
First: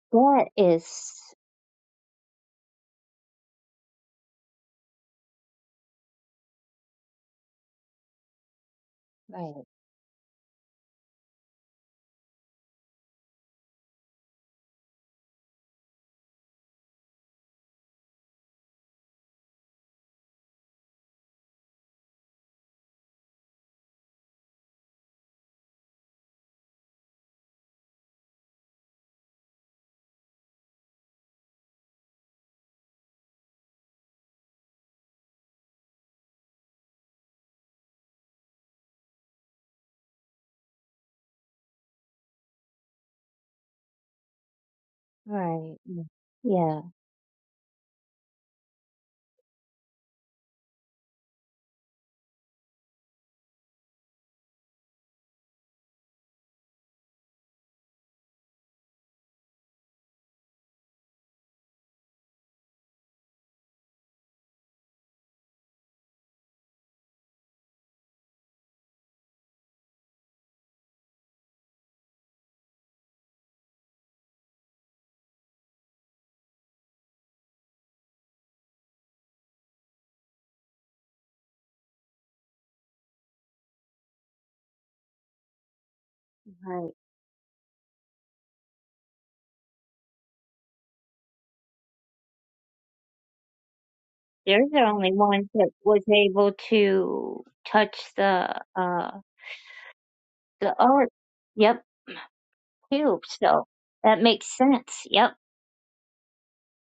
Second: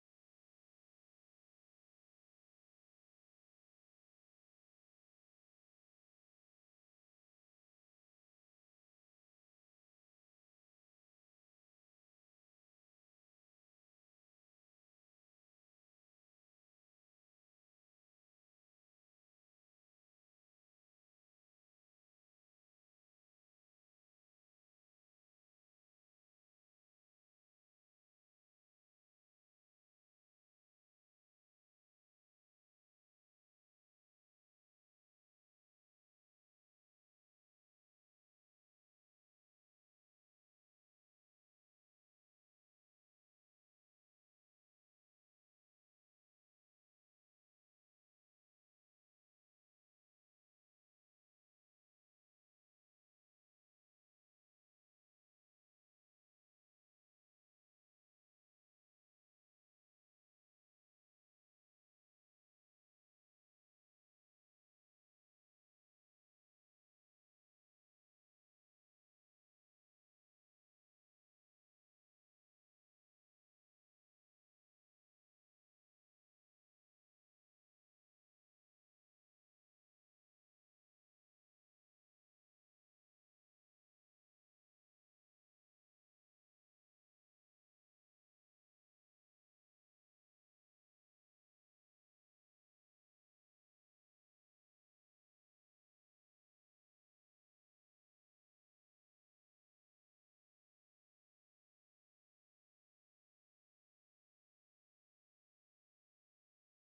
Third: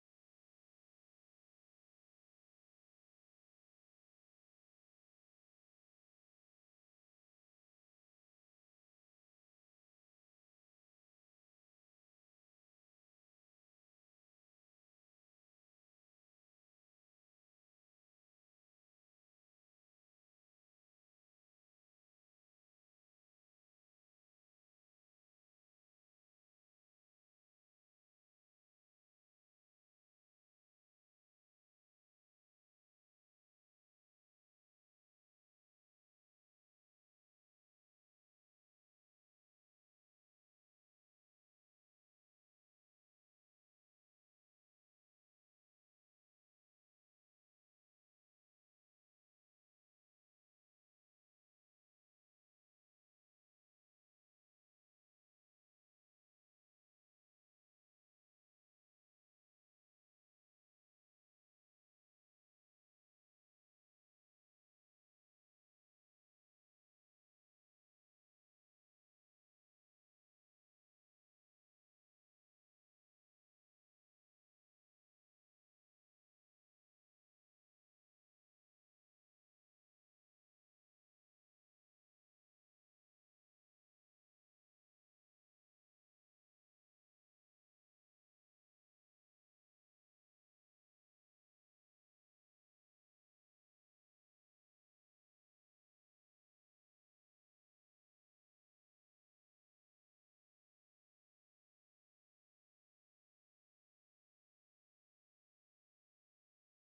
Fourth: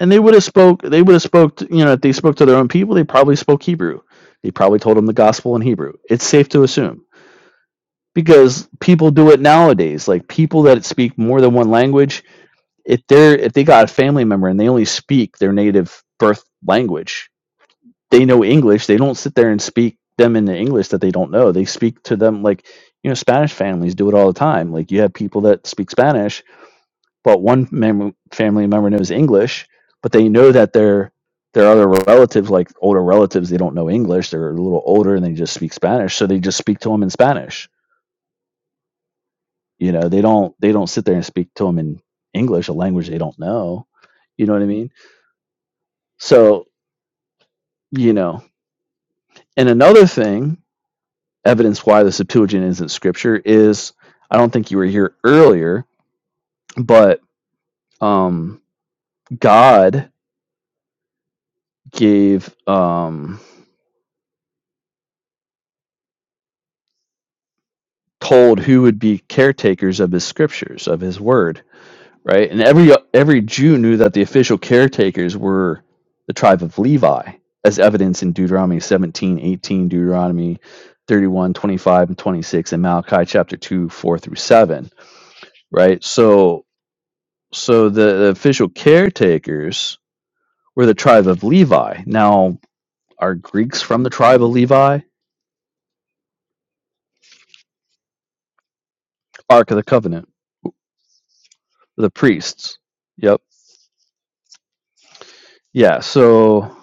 and they would have That spoke is they would have spoke to, you know if they spoke to their own people they probably spoke hebrew they probably told them the gospel in hebrew it's safe to assume because people do it right. nowadays like people that speak more than one language if they're if they got a family member and they only speak their native birth language they know English. They don't sit there and speak them in the English that they don't know. They speak to them like you know Spanish families do it all the time. Like you have people that speak Spanish, but one mem- family member knows English, but they know that their their other relatives, like older relatives, they don't know English. They're a little older and they just speak Spanish, so they just speak to them in Spanish. You know, they don't they don't sit there and speak to them in English, a language they don't know. You know what I mean? Right. mm, So Yeah. you know, and another thing evidence why the Septuagint isn't scripture is I don't think you were here earlier, but um, God gave um, told who would be caretakers of his scriptures of his word, right? And every every Jew knew that the official caretakers were the tribe of Levi, as evidence in Deuteronomy 17 18, Deuteronomy 31 25 and 26, and Malachi chapter 2, 4 through 7, right? So Right. so the, the official caretakers We're the tribe of Levi. Now, are Greeks from the tribe of They're the Levi? only ones that was able to touch the uh Ark of the Covenant. the art. Yep. The priests. too. Yep. So that makes sense. Yep. Yeah, so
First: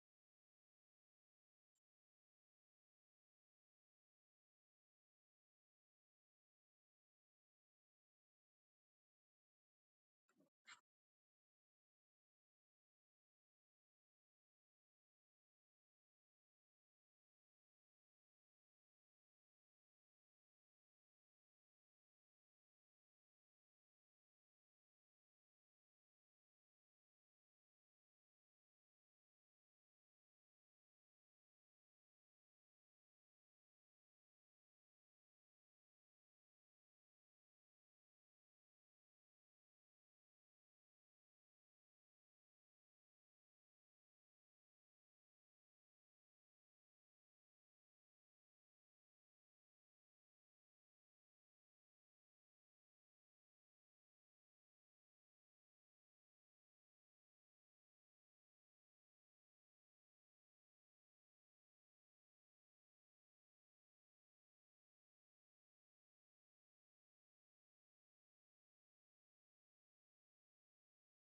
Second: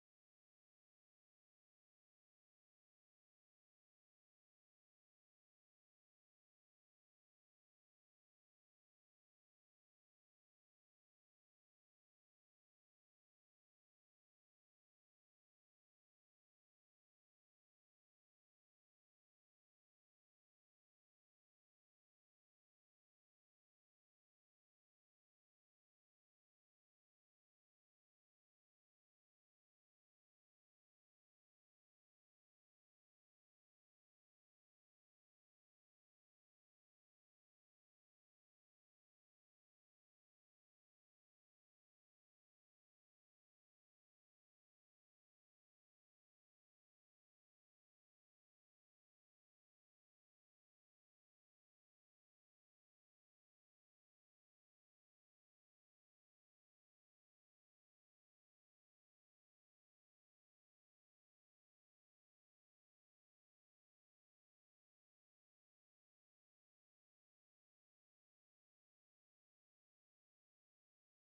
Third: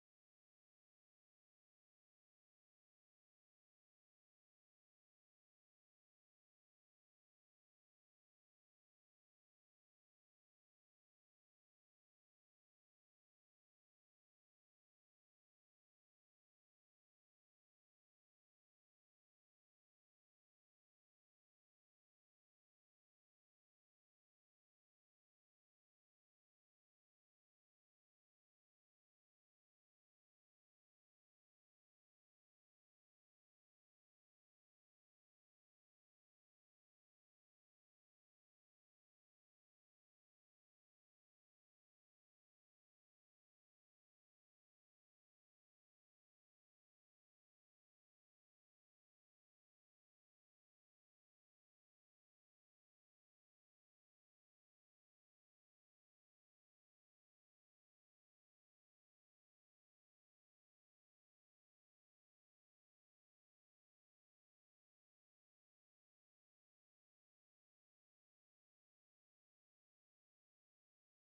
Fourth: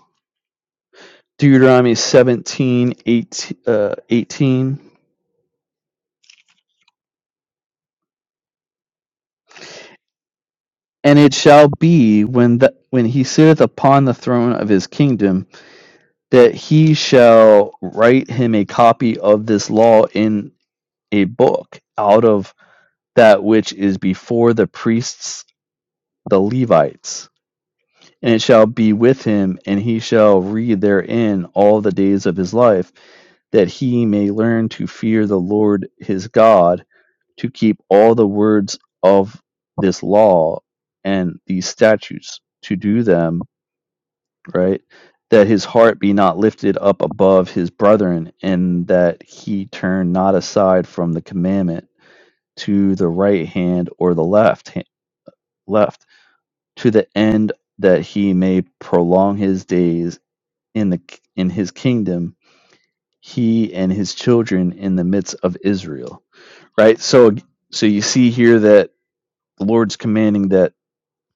Deuteronomy 17, 18, uh, 18. And it shall be when the, when he sitteth upon the throne of his kingdom that he shall write him a copy of this law in a book out of that which is before the priests, the Levites and it shall be with him, and he shall read therein all the days of his life, that he may learn to fear the Lord his God, to keep all the words of this law and these statutes, to do them, right? That his heart be not lifted up above his brethren, and that he turn not aside from the commandment to the right hand or the left hand, left, to the end that he may prolong his days in the in his kingdom he and his children in the midst of Israel right so so you see here that the Lord's commanding that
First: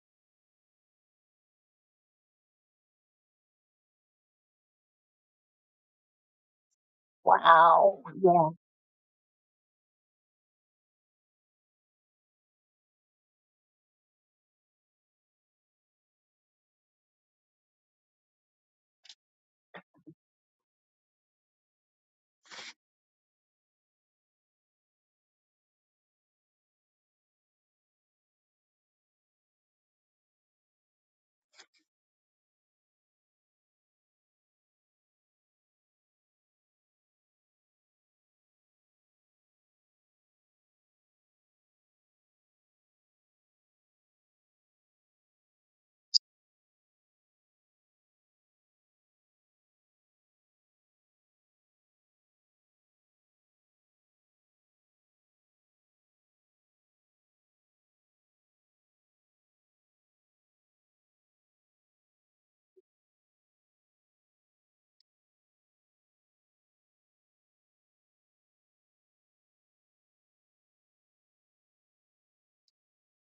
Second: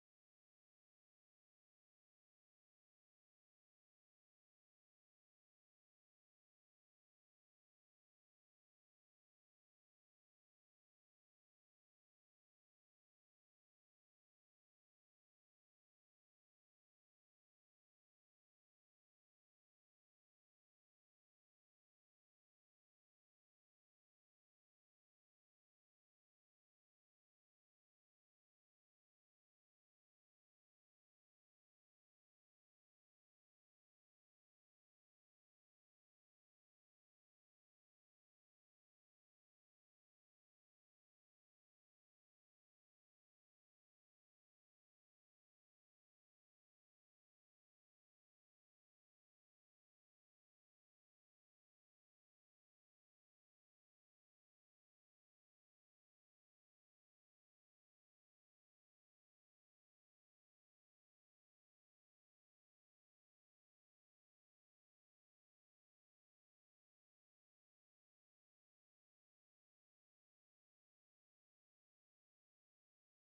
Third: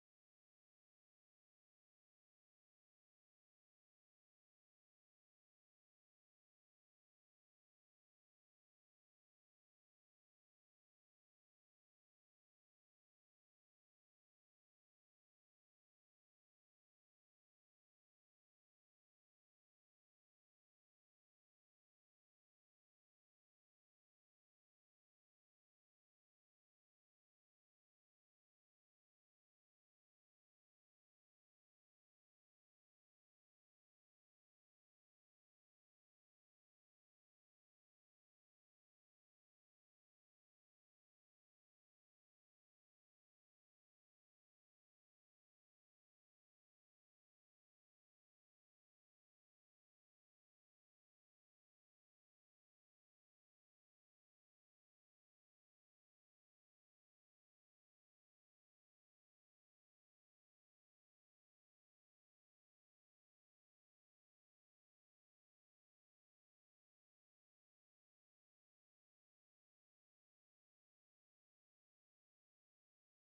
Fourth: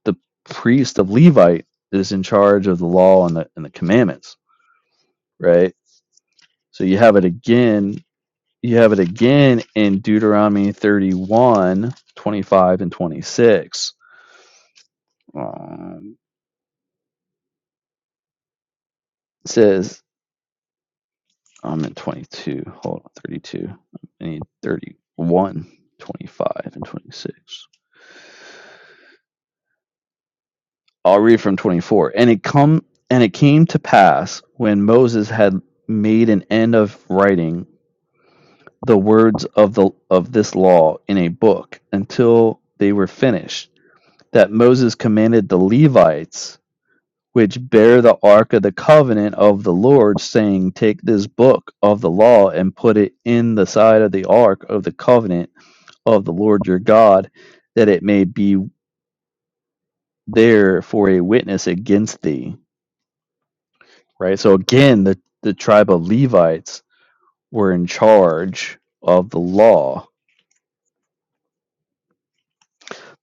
the priest of Levite is in charge of the law and the and the commandments right so you have it Wow. again Yeah. you have it again in Deuteronomy 31 25 and 26 um, it says I'm in 22 hold on 32 I need 31 25 and 26 I'll read from 24. And it come and it came to pass when Moses had made an end of writing the words of the of this law in a book until they were finished that Moses commanded the Levites which bear the ark of the covenant of the Lord saying take this book of the law and put it in the side of the ark of the covenant of the Lord your God that it may be there for a witness against thee right? So again, the, the tribe of Levites were in charge of the law.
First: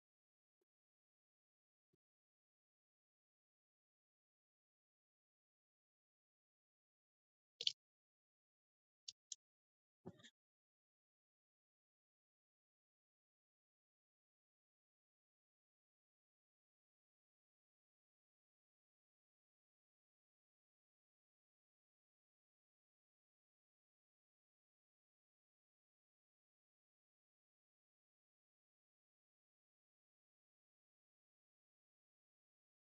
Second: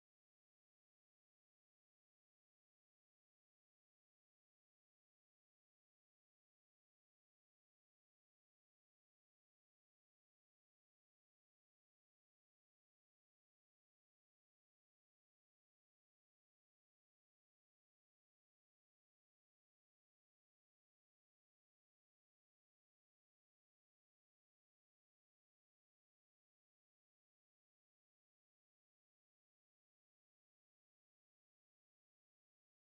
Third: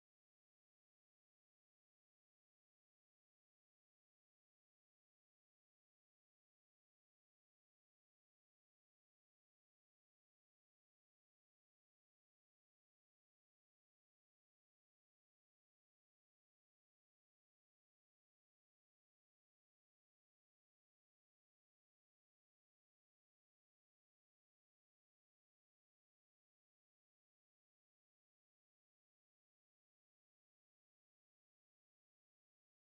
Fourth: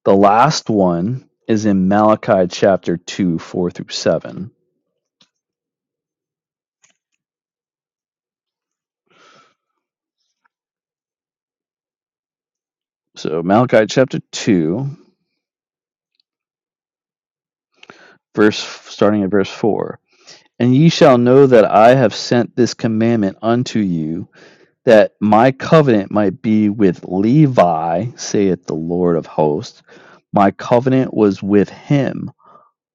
The last one is in Malachi chapter 2, 4 through 7. So Malachi chapter 2, verse starting at verse 4. And ye shall know that I have sent this commandment unto you, that my covenant might be with Levi, saith the Lord of hosts. My covenant was with him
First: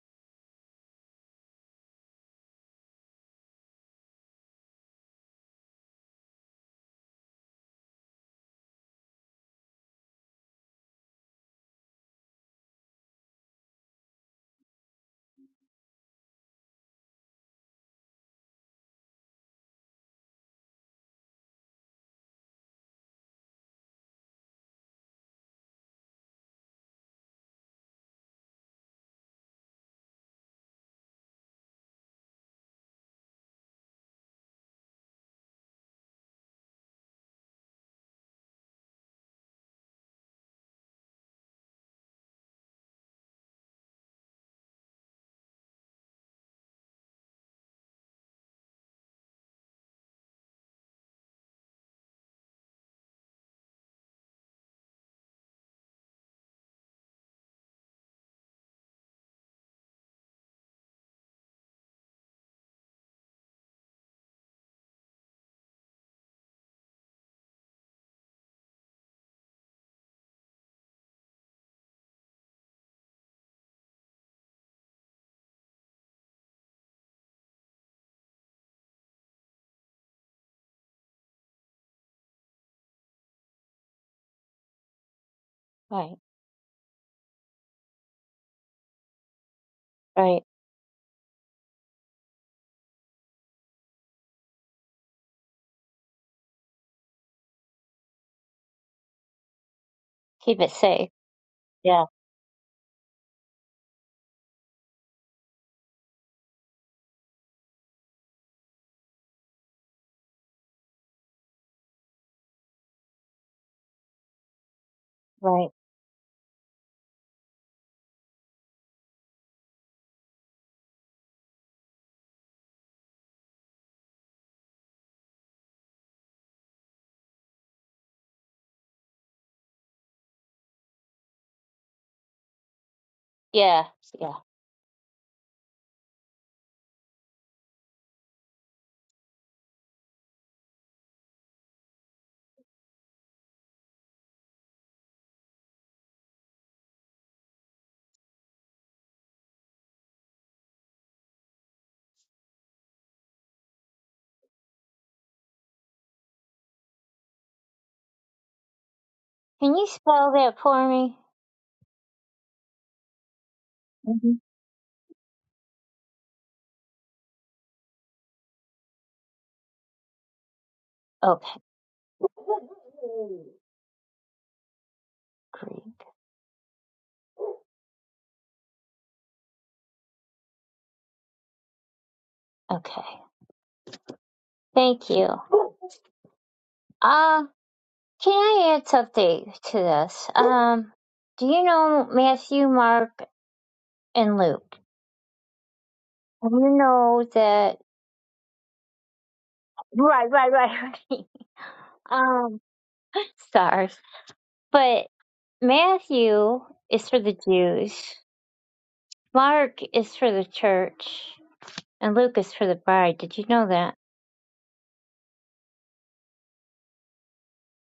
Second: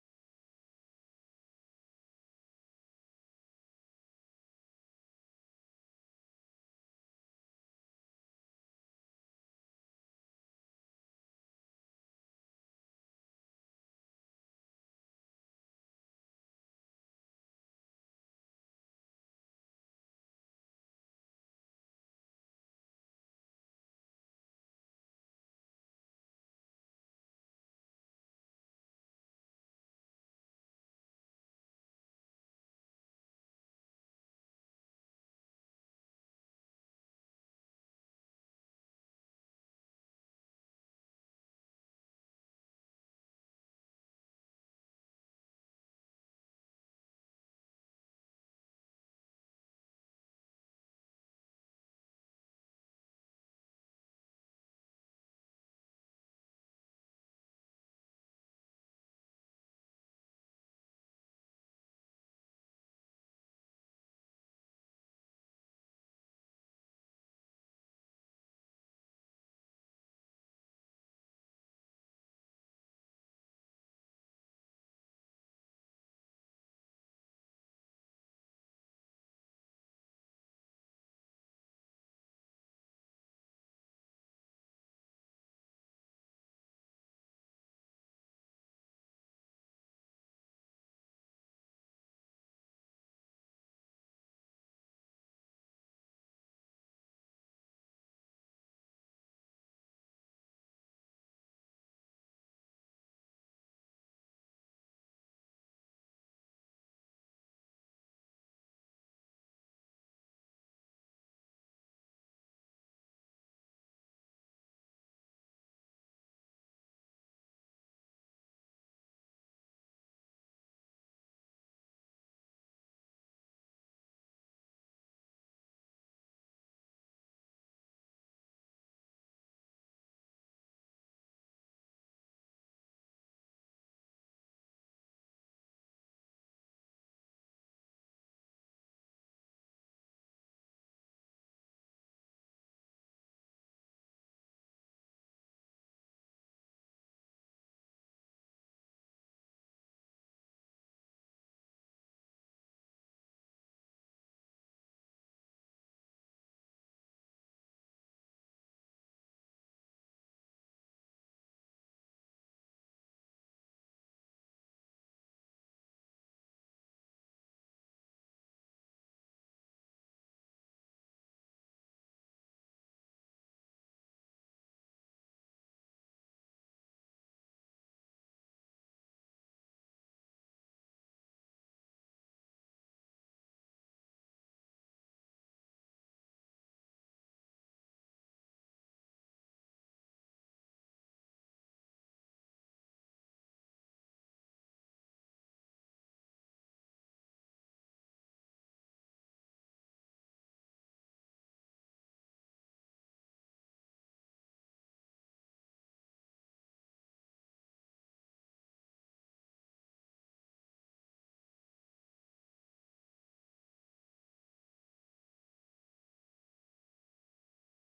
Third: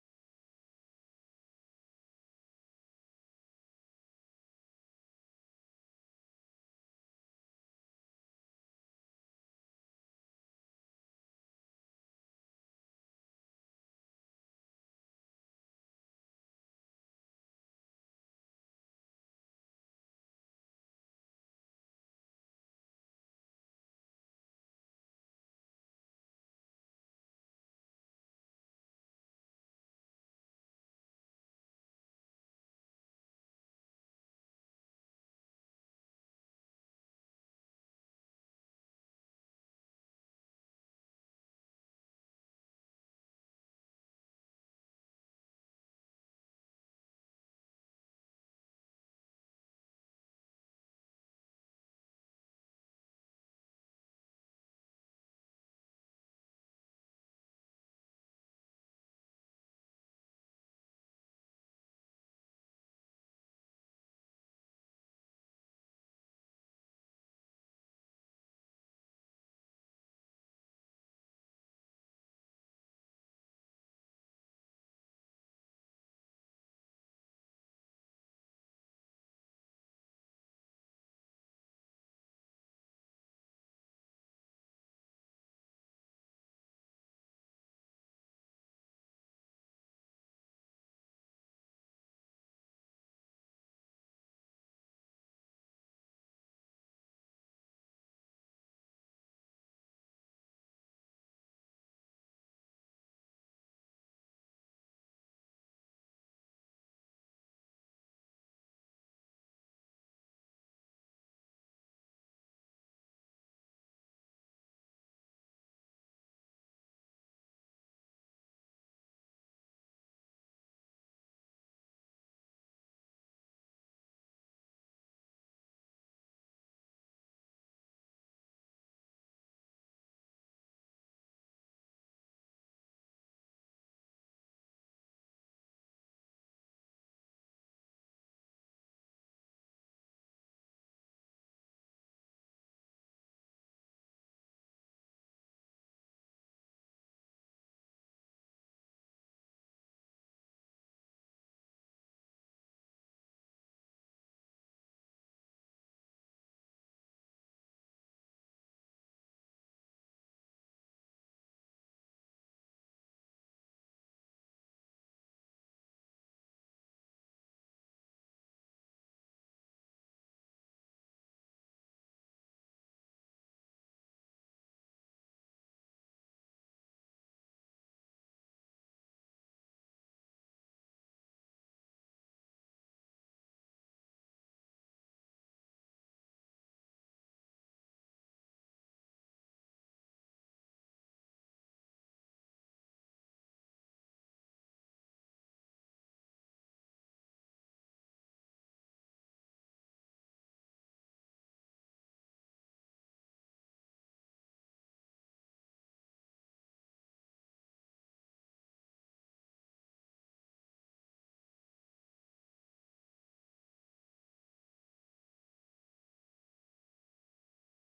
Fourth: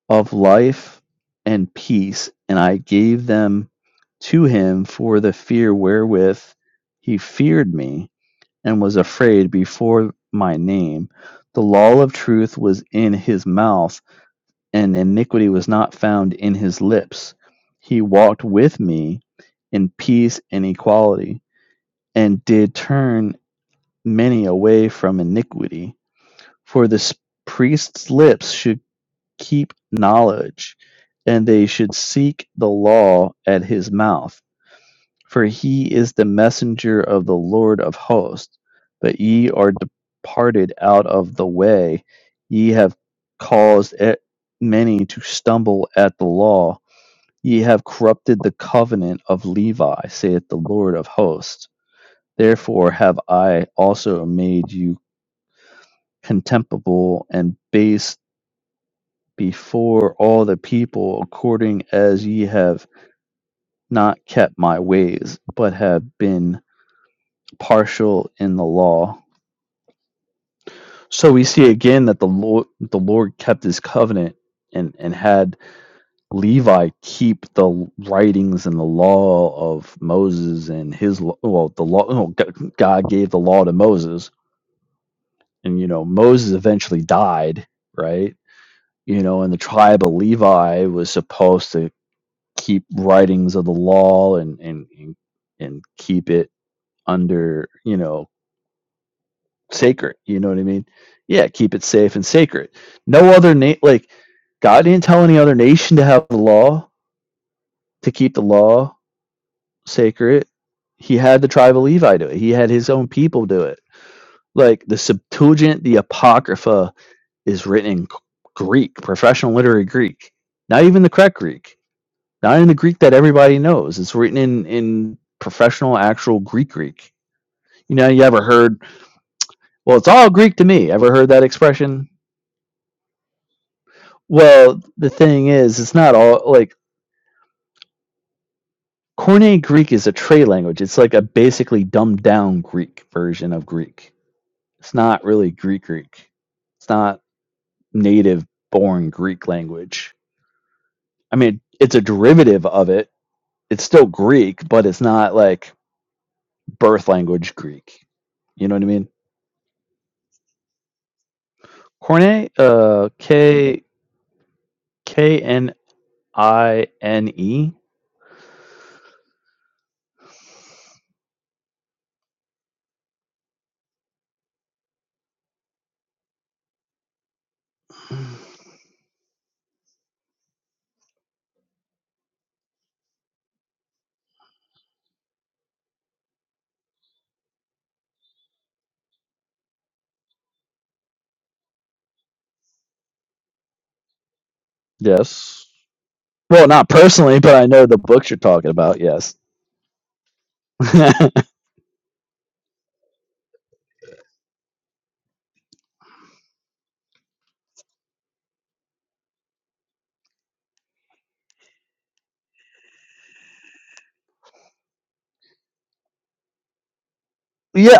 of life and peace, and I gave them to him for the fear wherewith he feared me, and was afraid before my name. The law of truth was in his mouth, and iniquity was not found in his lips. He walked with me in peace and equality, and did turn many away from iniquity. For the priest's lips should keep knowledge, and they should seek the law at his mouth. For he is the messenger of the Lord of hosts. But ye are departed out of the way, ye have caused e- many to stumble at the law. Ye have corrupted the covenant of Levi, saith the Lord of hosts. Therefore have I also made you contemptible and base before all the people according as ye have not kept my ways, but have been partial in the law. So we see again that the Lord the Lord kept his covenant and, and had Levi keep the writings and the law of Moses and his lo- well the law oh, God gave the law to Moses and you know Right. Moses eventually died right you know and the tribe of Right. Levi was supposed to keep writings of the law and and and, and keep it under you know sacred you know what Keep i it mean safe. yeah keep it Yeah. safe and sacred no other na- like god didn't tell any other nation to have the law to keep the law sacred he had the tribe of levi do it he had his own people do it like the Right. septuagint the apocrypha is written in greek professional literary greek not even the correct greek not in the Greek that everybody knows. It's written in in professional, actual Greek Greek. You know, you ever heard? Well, it's all Greek to me. Ever heard that expression? Yeah. Yeah. Well, the thing is, it's not all like Koine Greek is a trade language. It's like a basically dumbed down Greek version of Greek. It's not really Greek Greek. It's not native born Greek language. I mean, it's a derivative of it. It's still Greek, but it's not like birth language Greek. You know what I mean? Can you spell that for me? Cornet, uh, K hmm K N I N E. Okay. Greek. Okay. Thank you. Uh, can I add something to this? Um, do you know Matthew, Mark, and Luke? Yes. Do Well, you not know personally, but I that? know the books you're talking about. Yes. Right, right, right. yeah, right. um, sorry. but Matthew is for the Jews, Mark is for the church, and Luke is for the bride. Did you know that?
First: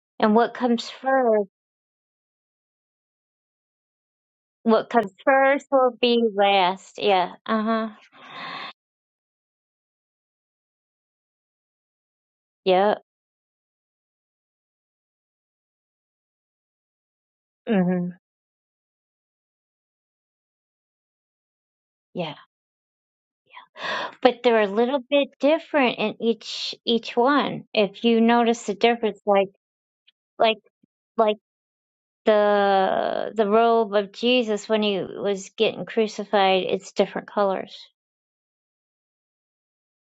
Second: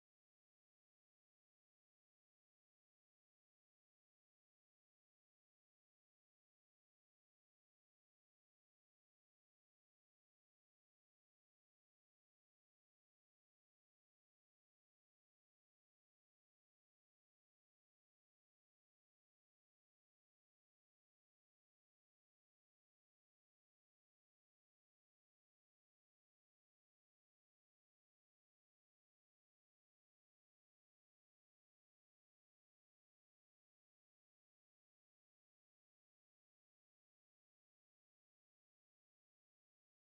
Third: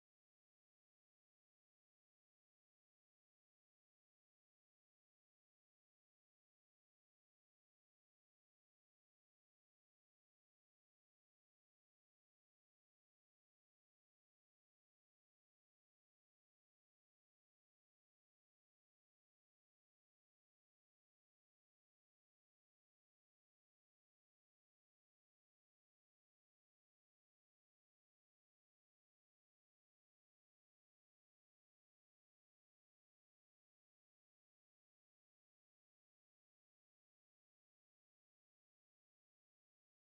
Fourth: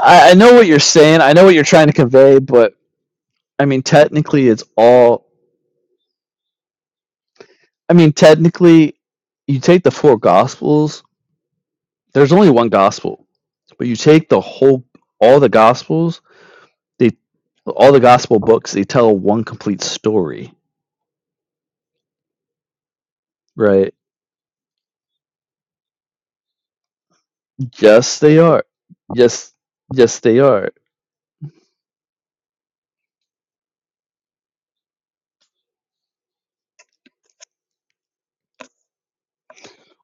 I, I And know what what you're comes saying. I know first, what you're trying to convey, but I mean, technically, it's what comes all. first will be last. Yeah. Uh huh. I mean, technically, you take the four gospels. There's only one Yeah. gospel, but you take the whole, all the gospels. They, all the hmm gospel books. They tell one complete story, Yeah. right? But they're a little bit different in each each one. If Yes, you they notice are. the difference, like Yes, yes, they like are. like the the robe of Jesus when he was getting crucified, it's different colors.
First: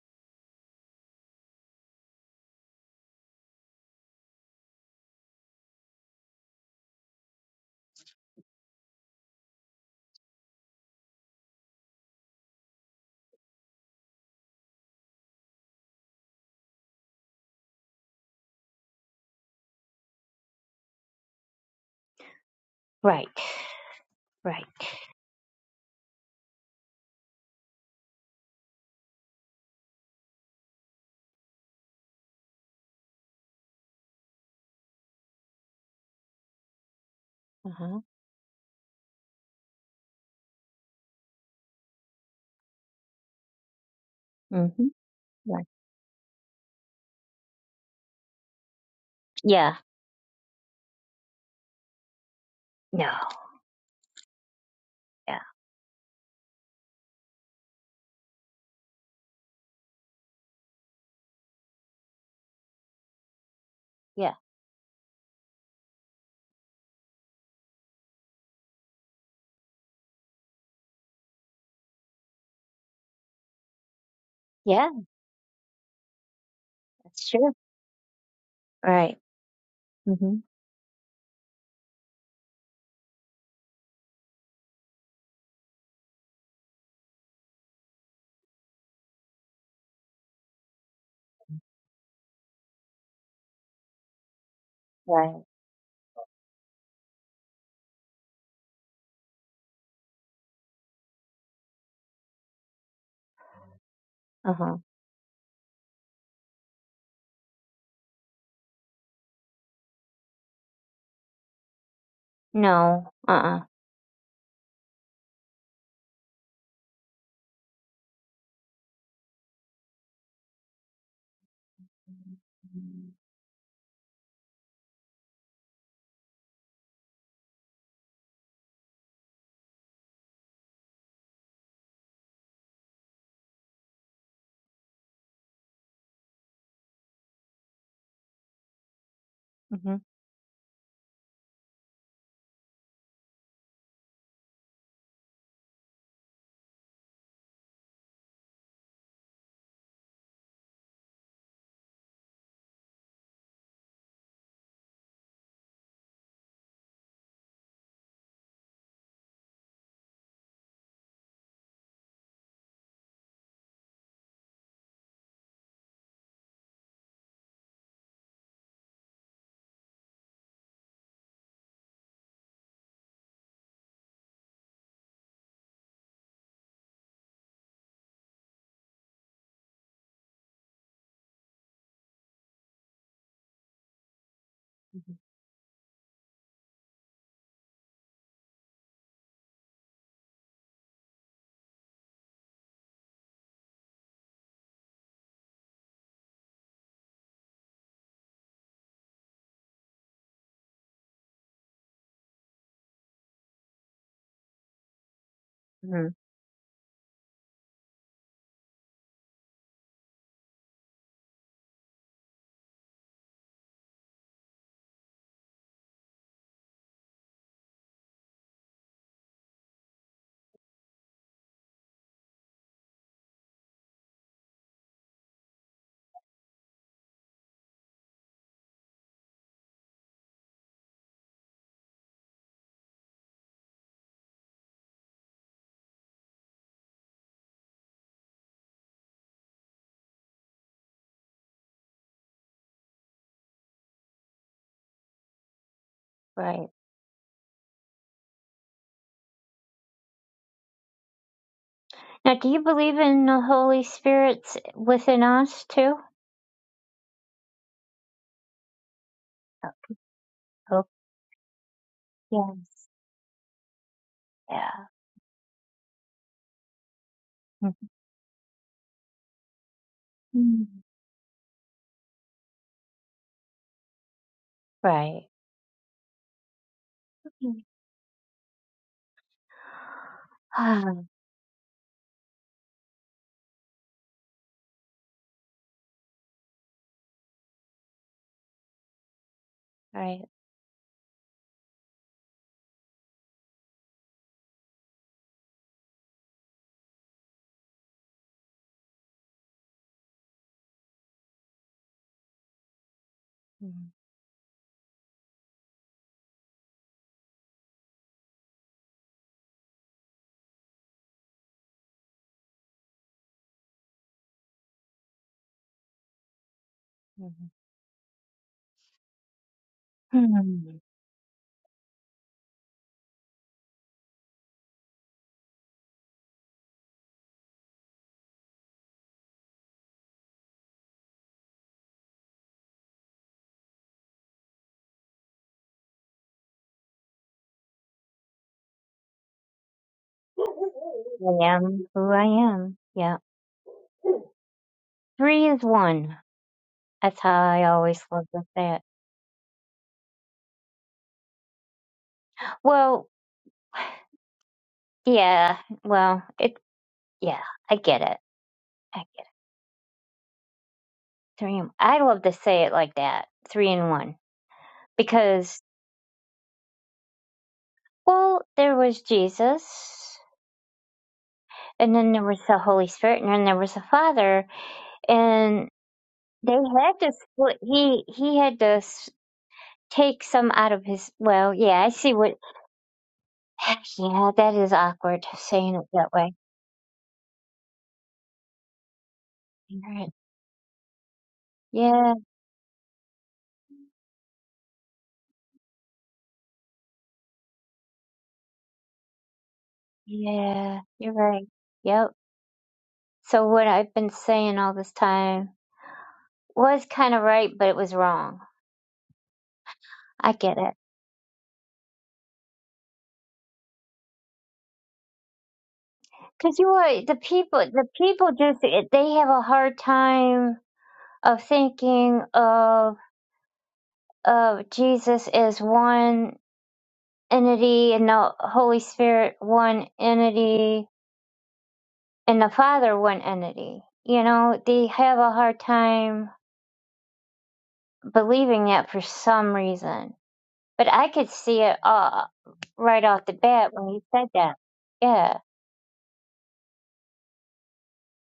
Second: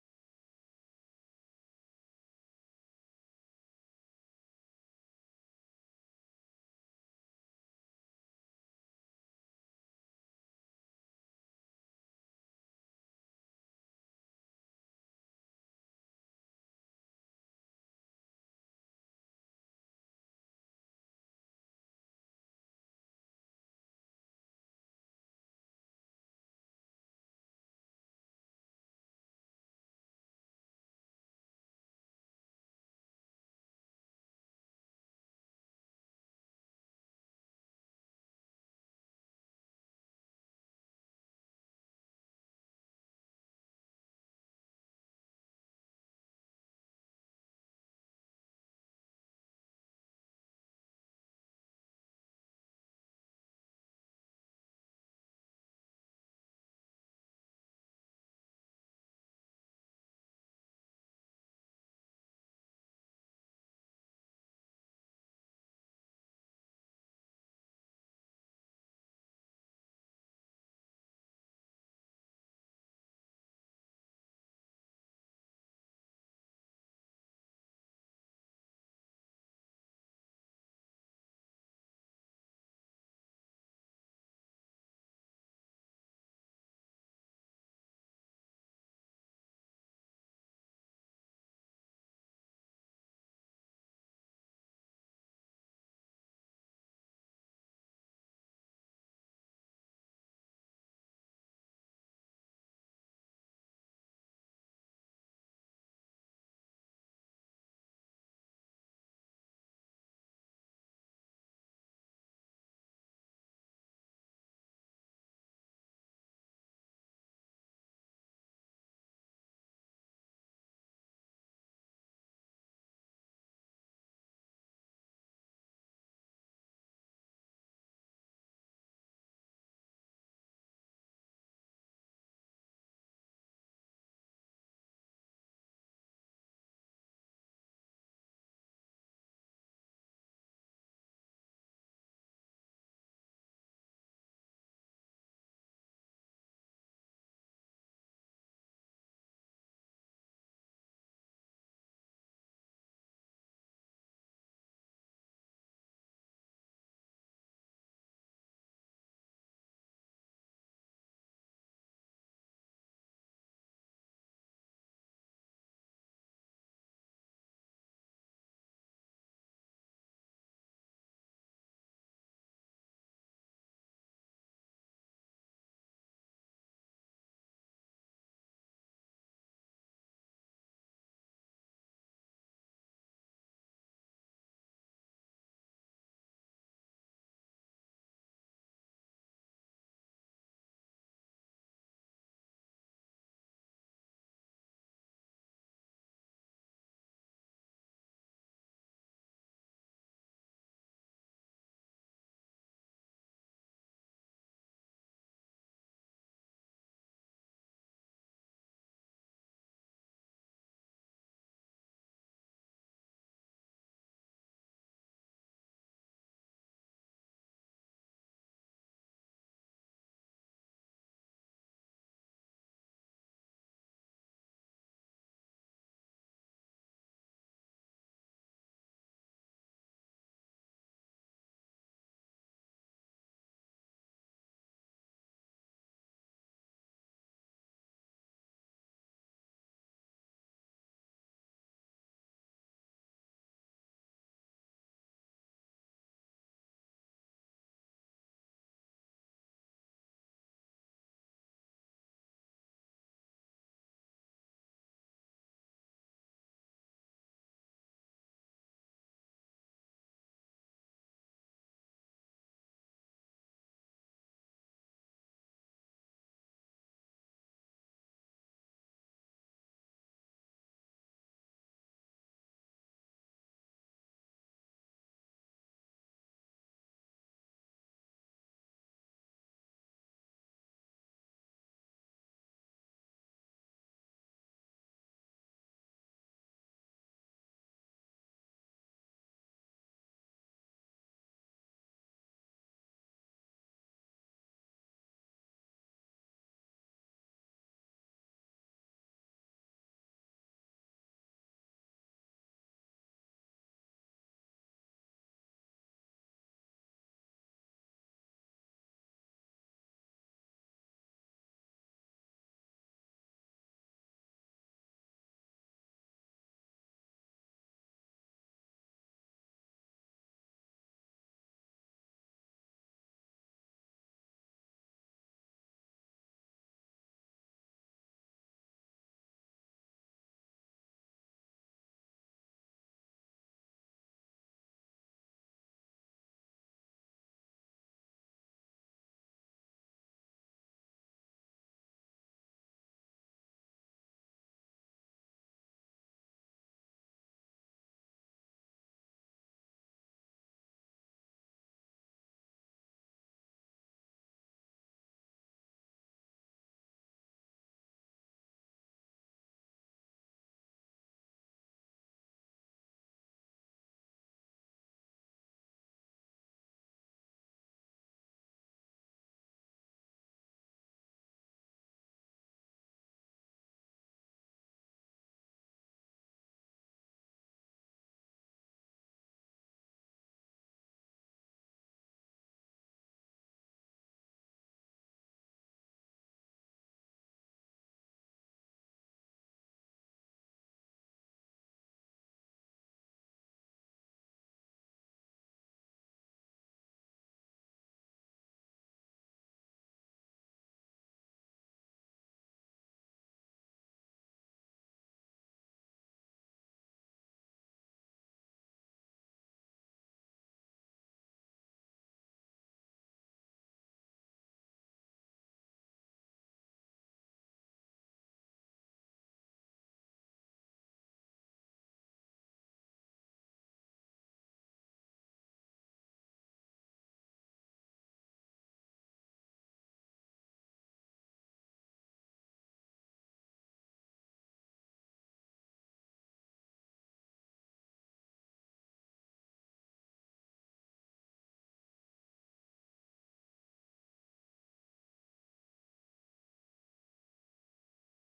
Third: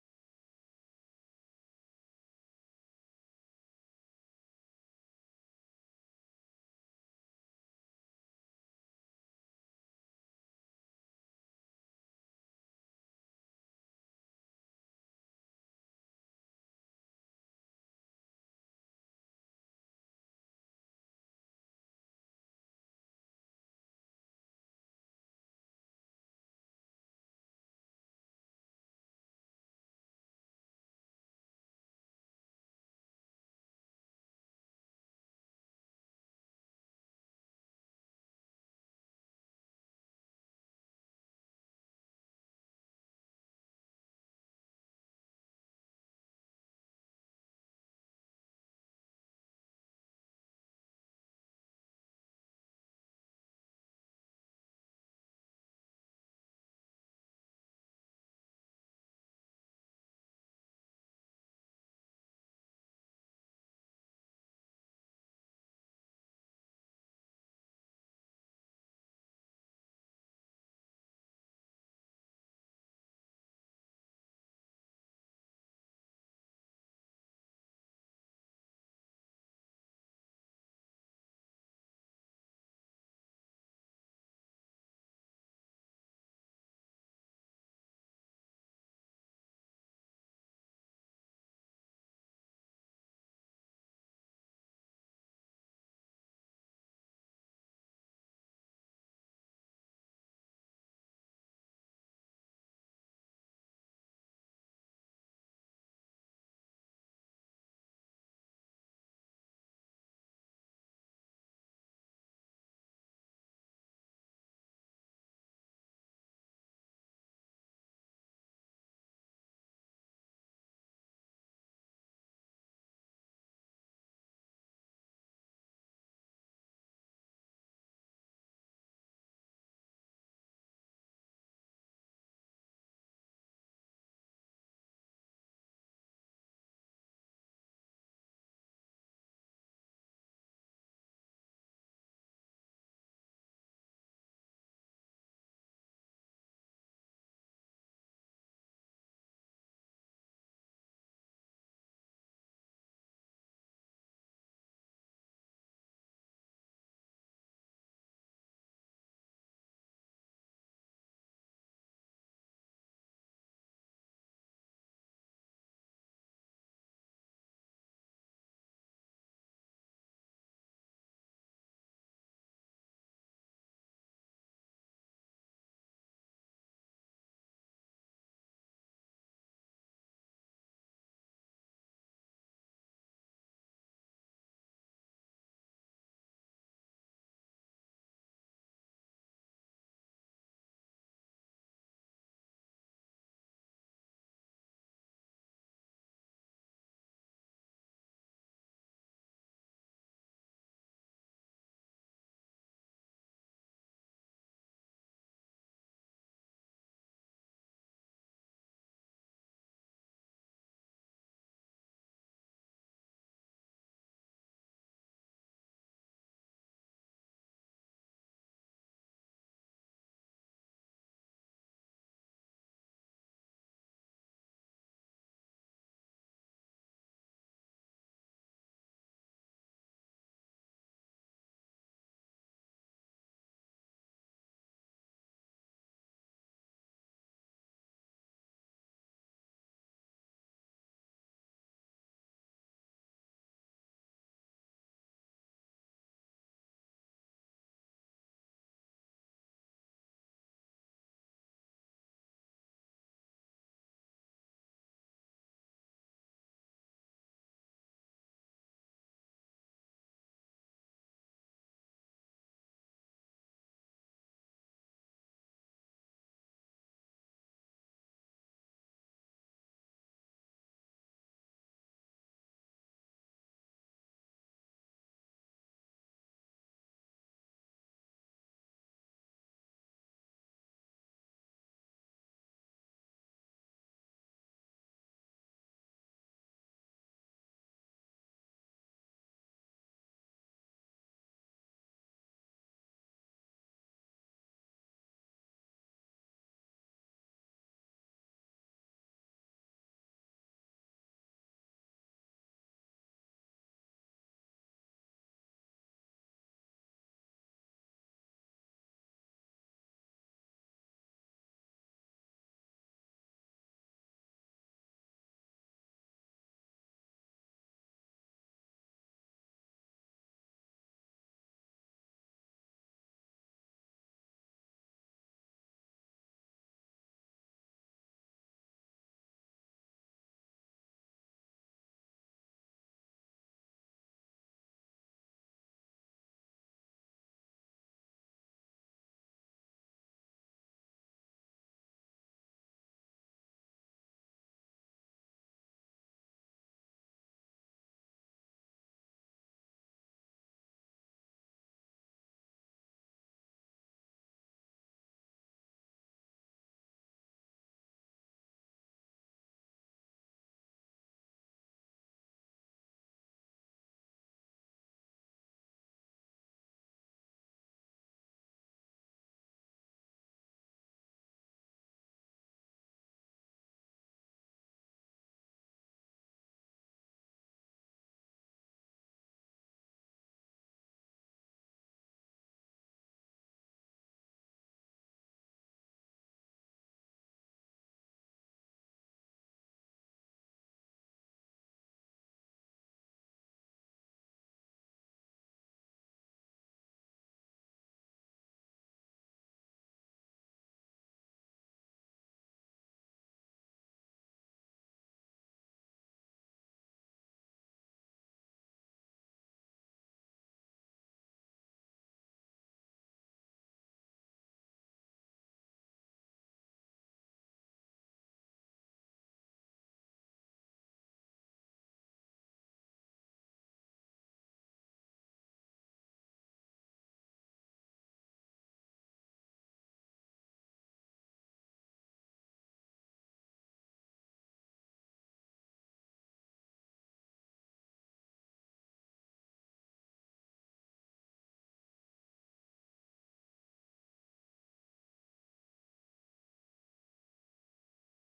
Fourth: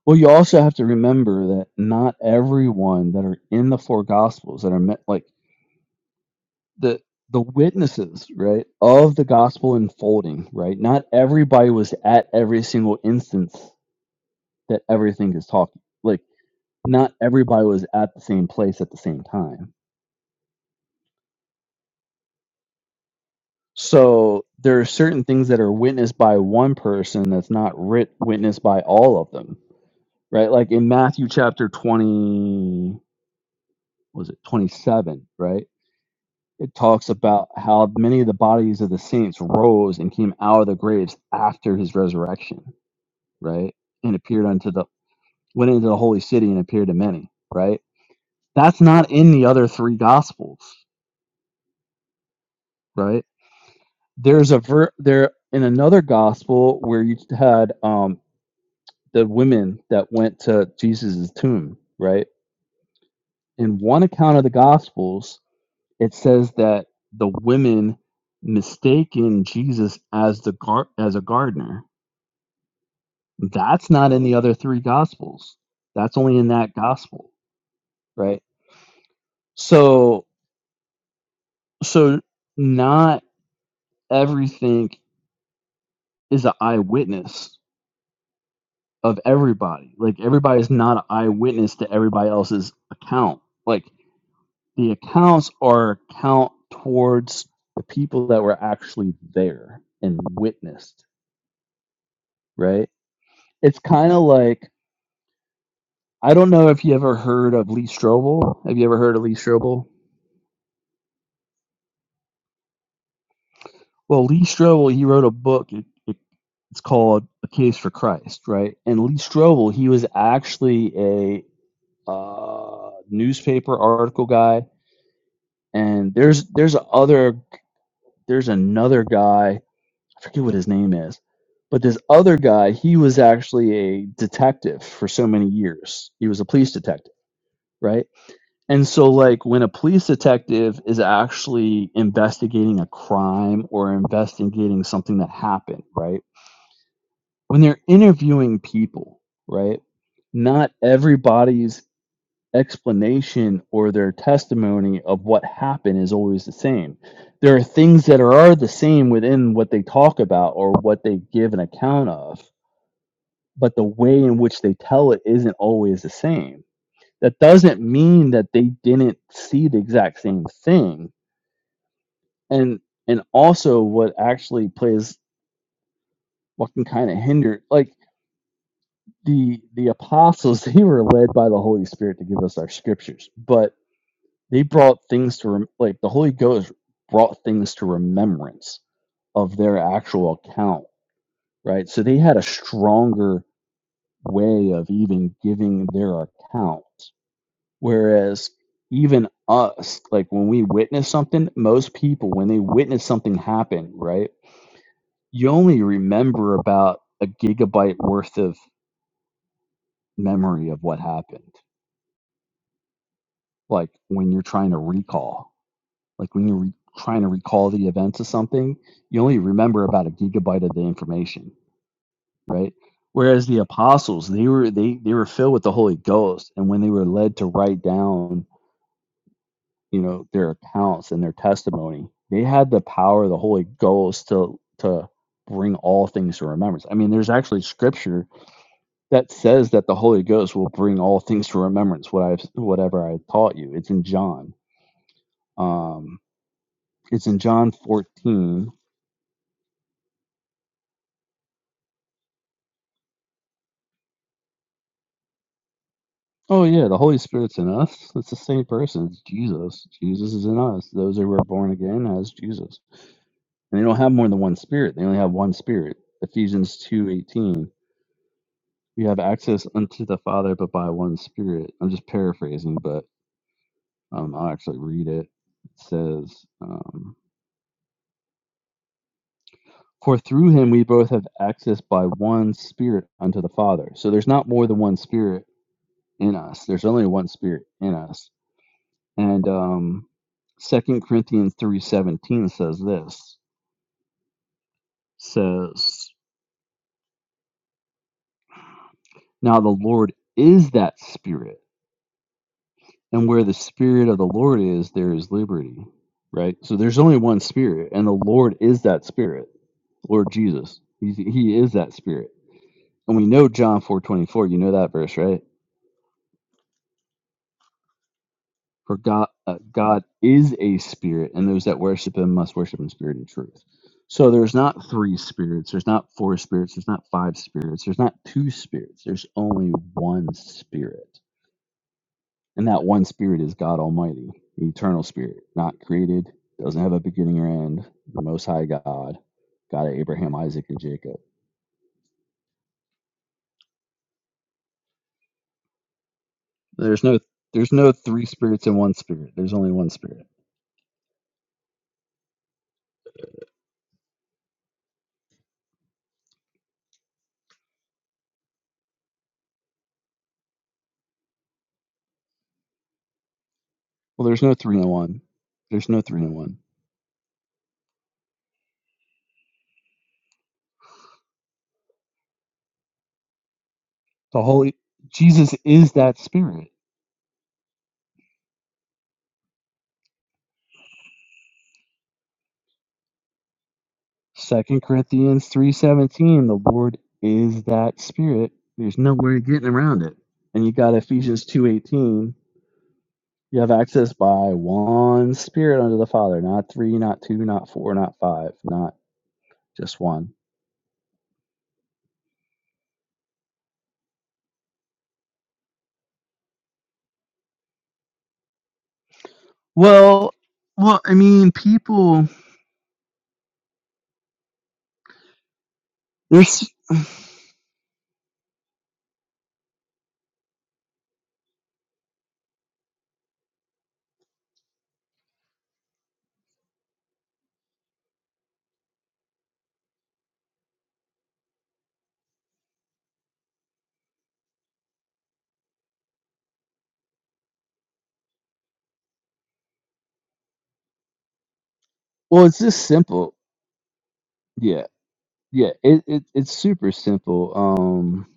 Well, you also have to remember that not everyone that are in the four gospels that are meant like the the witnesses, right, of the gospel unfolding, right? Not everybody was at every single instance that everything is talking. Like not everybody was at the same place at the same time. Right. So Right. there are certain things that are witnessed by one person that's not writ- witnessed by all of them, right? Like in Matthew chapter 20 was it 27, right? It talks about Uh how huh. many of the bodies of the saints rose and came out of the graves after his resurrection, right? And appeared unto the Mm-hmm. Right. went into the holy city and appeared to many, right? That's not in the other Yeah. three gospels, No. right? There's a ver there Yeah. in another gospel where you had um the women that went to Jesus's tomb, right? In one Yeah. account of the gospels, it says that the women mistaken Jesus as the gar- as a gardener. That's not in the other three Yeah. gospels. That's only in that That's gospel, true. right? Right. So Mm-hmm. so not everything is an eyewitness of everybody. Like everybody is not an eyewitness to everybody else's account. Like the Right. accounts are count towards the people that were actually there and witnessed, right? It's kind of Uh like huh. I don't know if you ever heard of Lee Strobel. Have you ever heard of Lee Strobel? No. Uh. uh-uh. uh Well, Lee Strobel, he wrote a book. It, it, it's called A Case for Christ, right? And Lee Strobel, he was actually a uh, newspaper article guy. And there's there's other there's another guy. I forget what his name is, but this other guy, he was actually a detective for so many years. He was a police detective, right? And so, like, when a Mm-hmm. police detective is actually investigating a crime or investigating something that happened, right? When they're interviewing people, right? Not everybody's explanation or their testimony of what happened is always the same. There are things that are the same within what they talk about or what they give an account of, but the way in which they tell it isn't always the same that doesn't mean that they didn't see the exact same thing and and also what actually plays what can kind of hinder like the the apostles they were led by the holy spirit to give us our scriptures but they brought things to rem- like the holy ghost brought things to remembrance of their actual account right so they had a stronger way of even giving their account Whereas even us, like when we witness something, most people, when they witness something happen, right, you only hmm remember about a gigabyte worth of memory of what happened. Like when you're trying to recall, like when you're re- trying to recall the events of something, you only remember about a gigabyte of the information, right? Whereas the apostles, they were they they were filled with the Holy Ghost, and when they were led to write down you know their accounts and their testimony they had the power of the holy ghost to to bring all things to remembrance i mean there's actually scripture that says that the holy ghost will bring all things to remembrance what i've whatever i taught you it's in john um Right. it's in john 14 Now, do you believe in the Holy Spirit's within us too? oh yeah the holy spirit's in us it's the same person it's Oh, jesus jesus is in oh, us those who were born again as jesus yes. and they don't have more than one Yeah. spirit they only have one spirit ephesians two eighteen. We have access unto the Father, Mhm. but by one Spirit. I'm just paraphrasing, but um, I'll actually read Right. it. It says, um, Mm. For through him we Ah, both have access by one Spirit unto the Father. So there's not more than one Spirit in us, there's only one Spirit in us. And um, right. 2 Corinthians 3.17 says this, says, Now the Lord is that Spirit and where the Mm, spirit of the lord is there is liberty right so there's only one spirit and the lord is that spirit lord jesus He's, he is that spirit and we know john 4 24. you know that verse right mhm. for god uh, god is a Hmm. spirit and those that worship him must worship in spirit and truth so there's not three spirits there's not four spirits there's not five spirits there's not two spirits there's only one spirit And that one spirit is God Almighty, the eternal spirit, not created, doesn't have a beginning or end, the most high God, God of Abraham, Isaac, and Jacob. I am who I am. Yeah. Three is one. There's That's no how I there's no always three look at spirits in that. one spirit. There's only one spirit. Well. Yeah, well, it, yeah, I get it. I get three in, I love to say it like that, three in one, Well, there's no three in one. because, There's no three in one. well, there was Jesus, and then there was the Holy Spirit, and then there was the The Father, Holy Jesus and is that they spirit. had to split. He he had to s- take some out of his. Well, yeah, I see what. Yeah, that is Second awkward Corinthians three saying it that way. seventeen, the Lord is that spirit. There's no way of getting You're around right. it. And you got Ephesians two Yeah, eighteen You have access by one spirit unto the Father, not three, not two, not four, not five, not just one. yeah, you're right. Yep. So what I've been saying all this time. was kind of right, but it was wrong. Well, I get it. well, I mean, people. Cause you This were the people. The people just they have a hard time of thinking of of Jesus as one entity and the Holy Spirit one entity and the Father one entity. You know, they have a hard time believing that for some reason. But I could see it all well, it's just right off the simple. bat when you said that. Yeah, Yeah. yeah. It, it it's super simple. Um,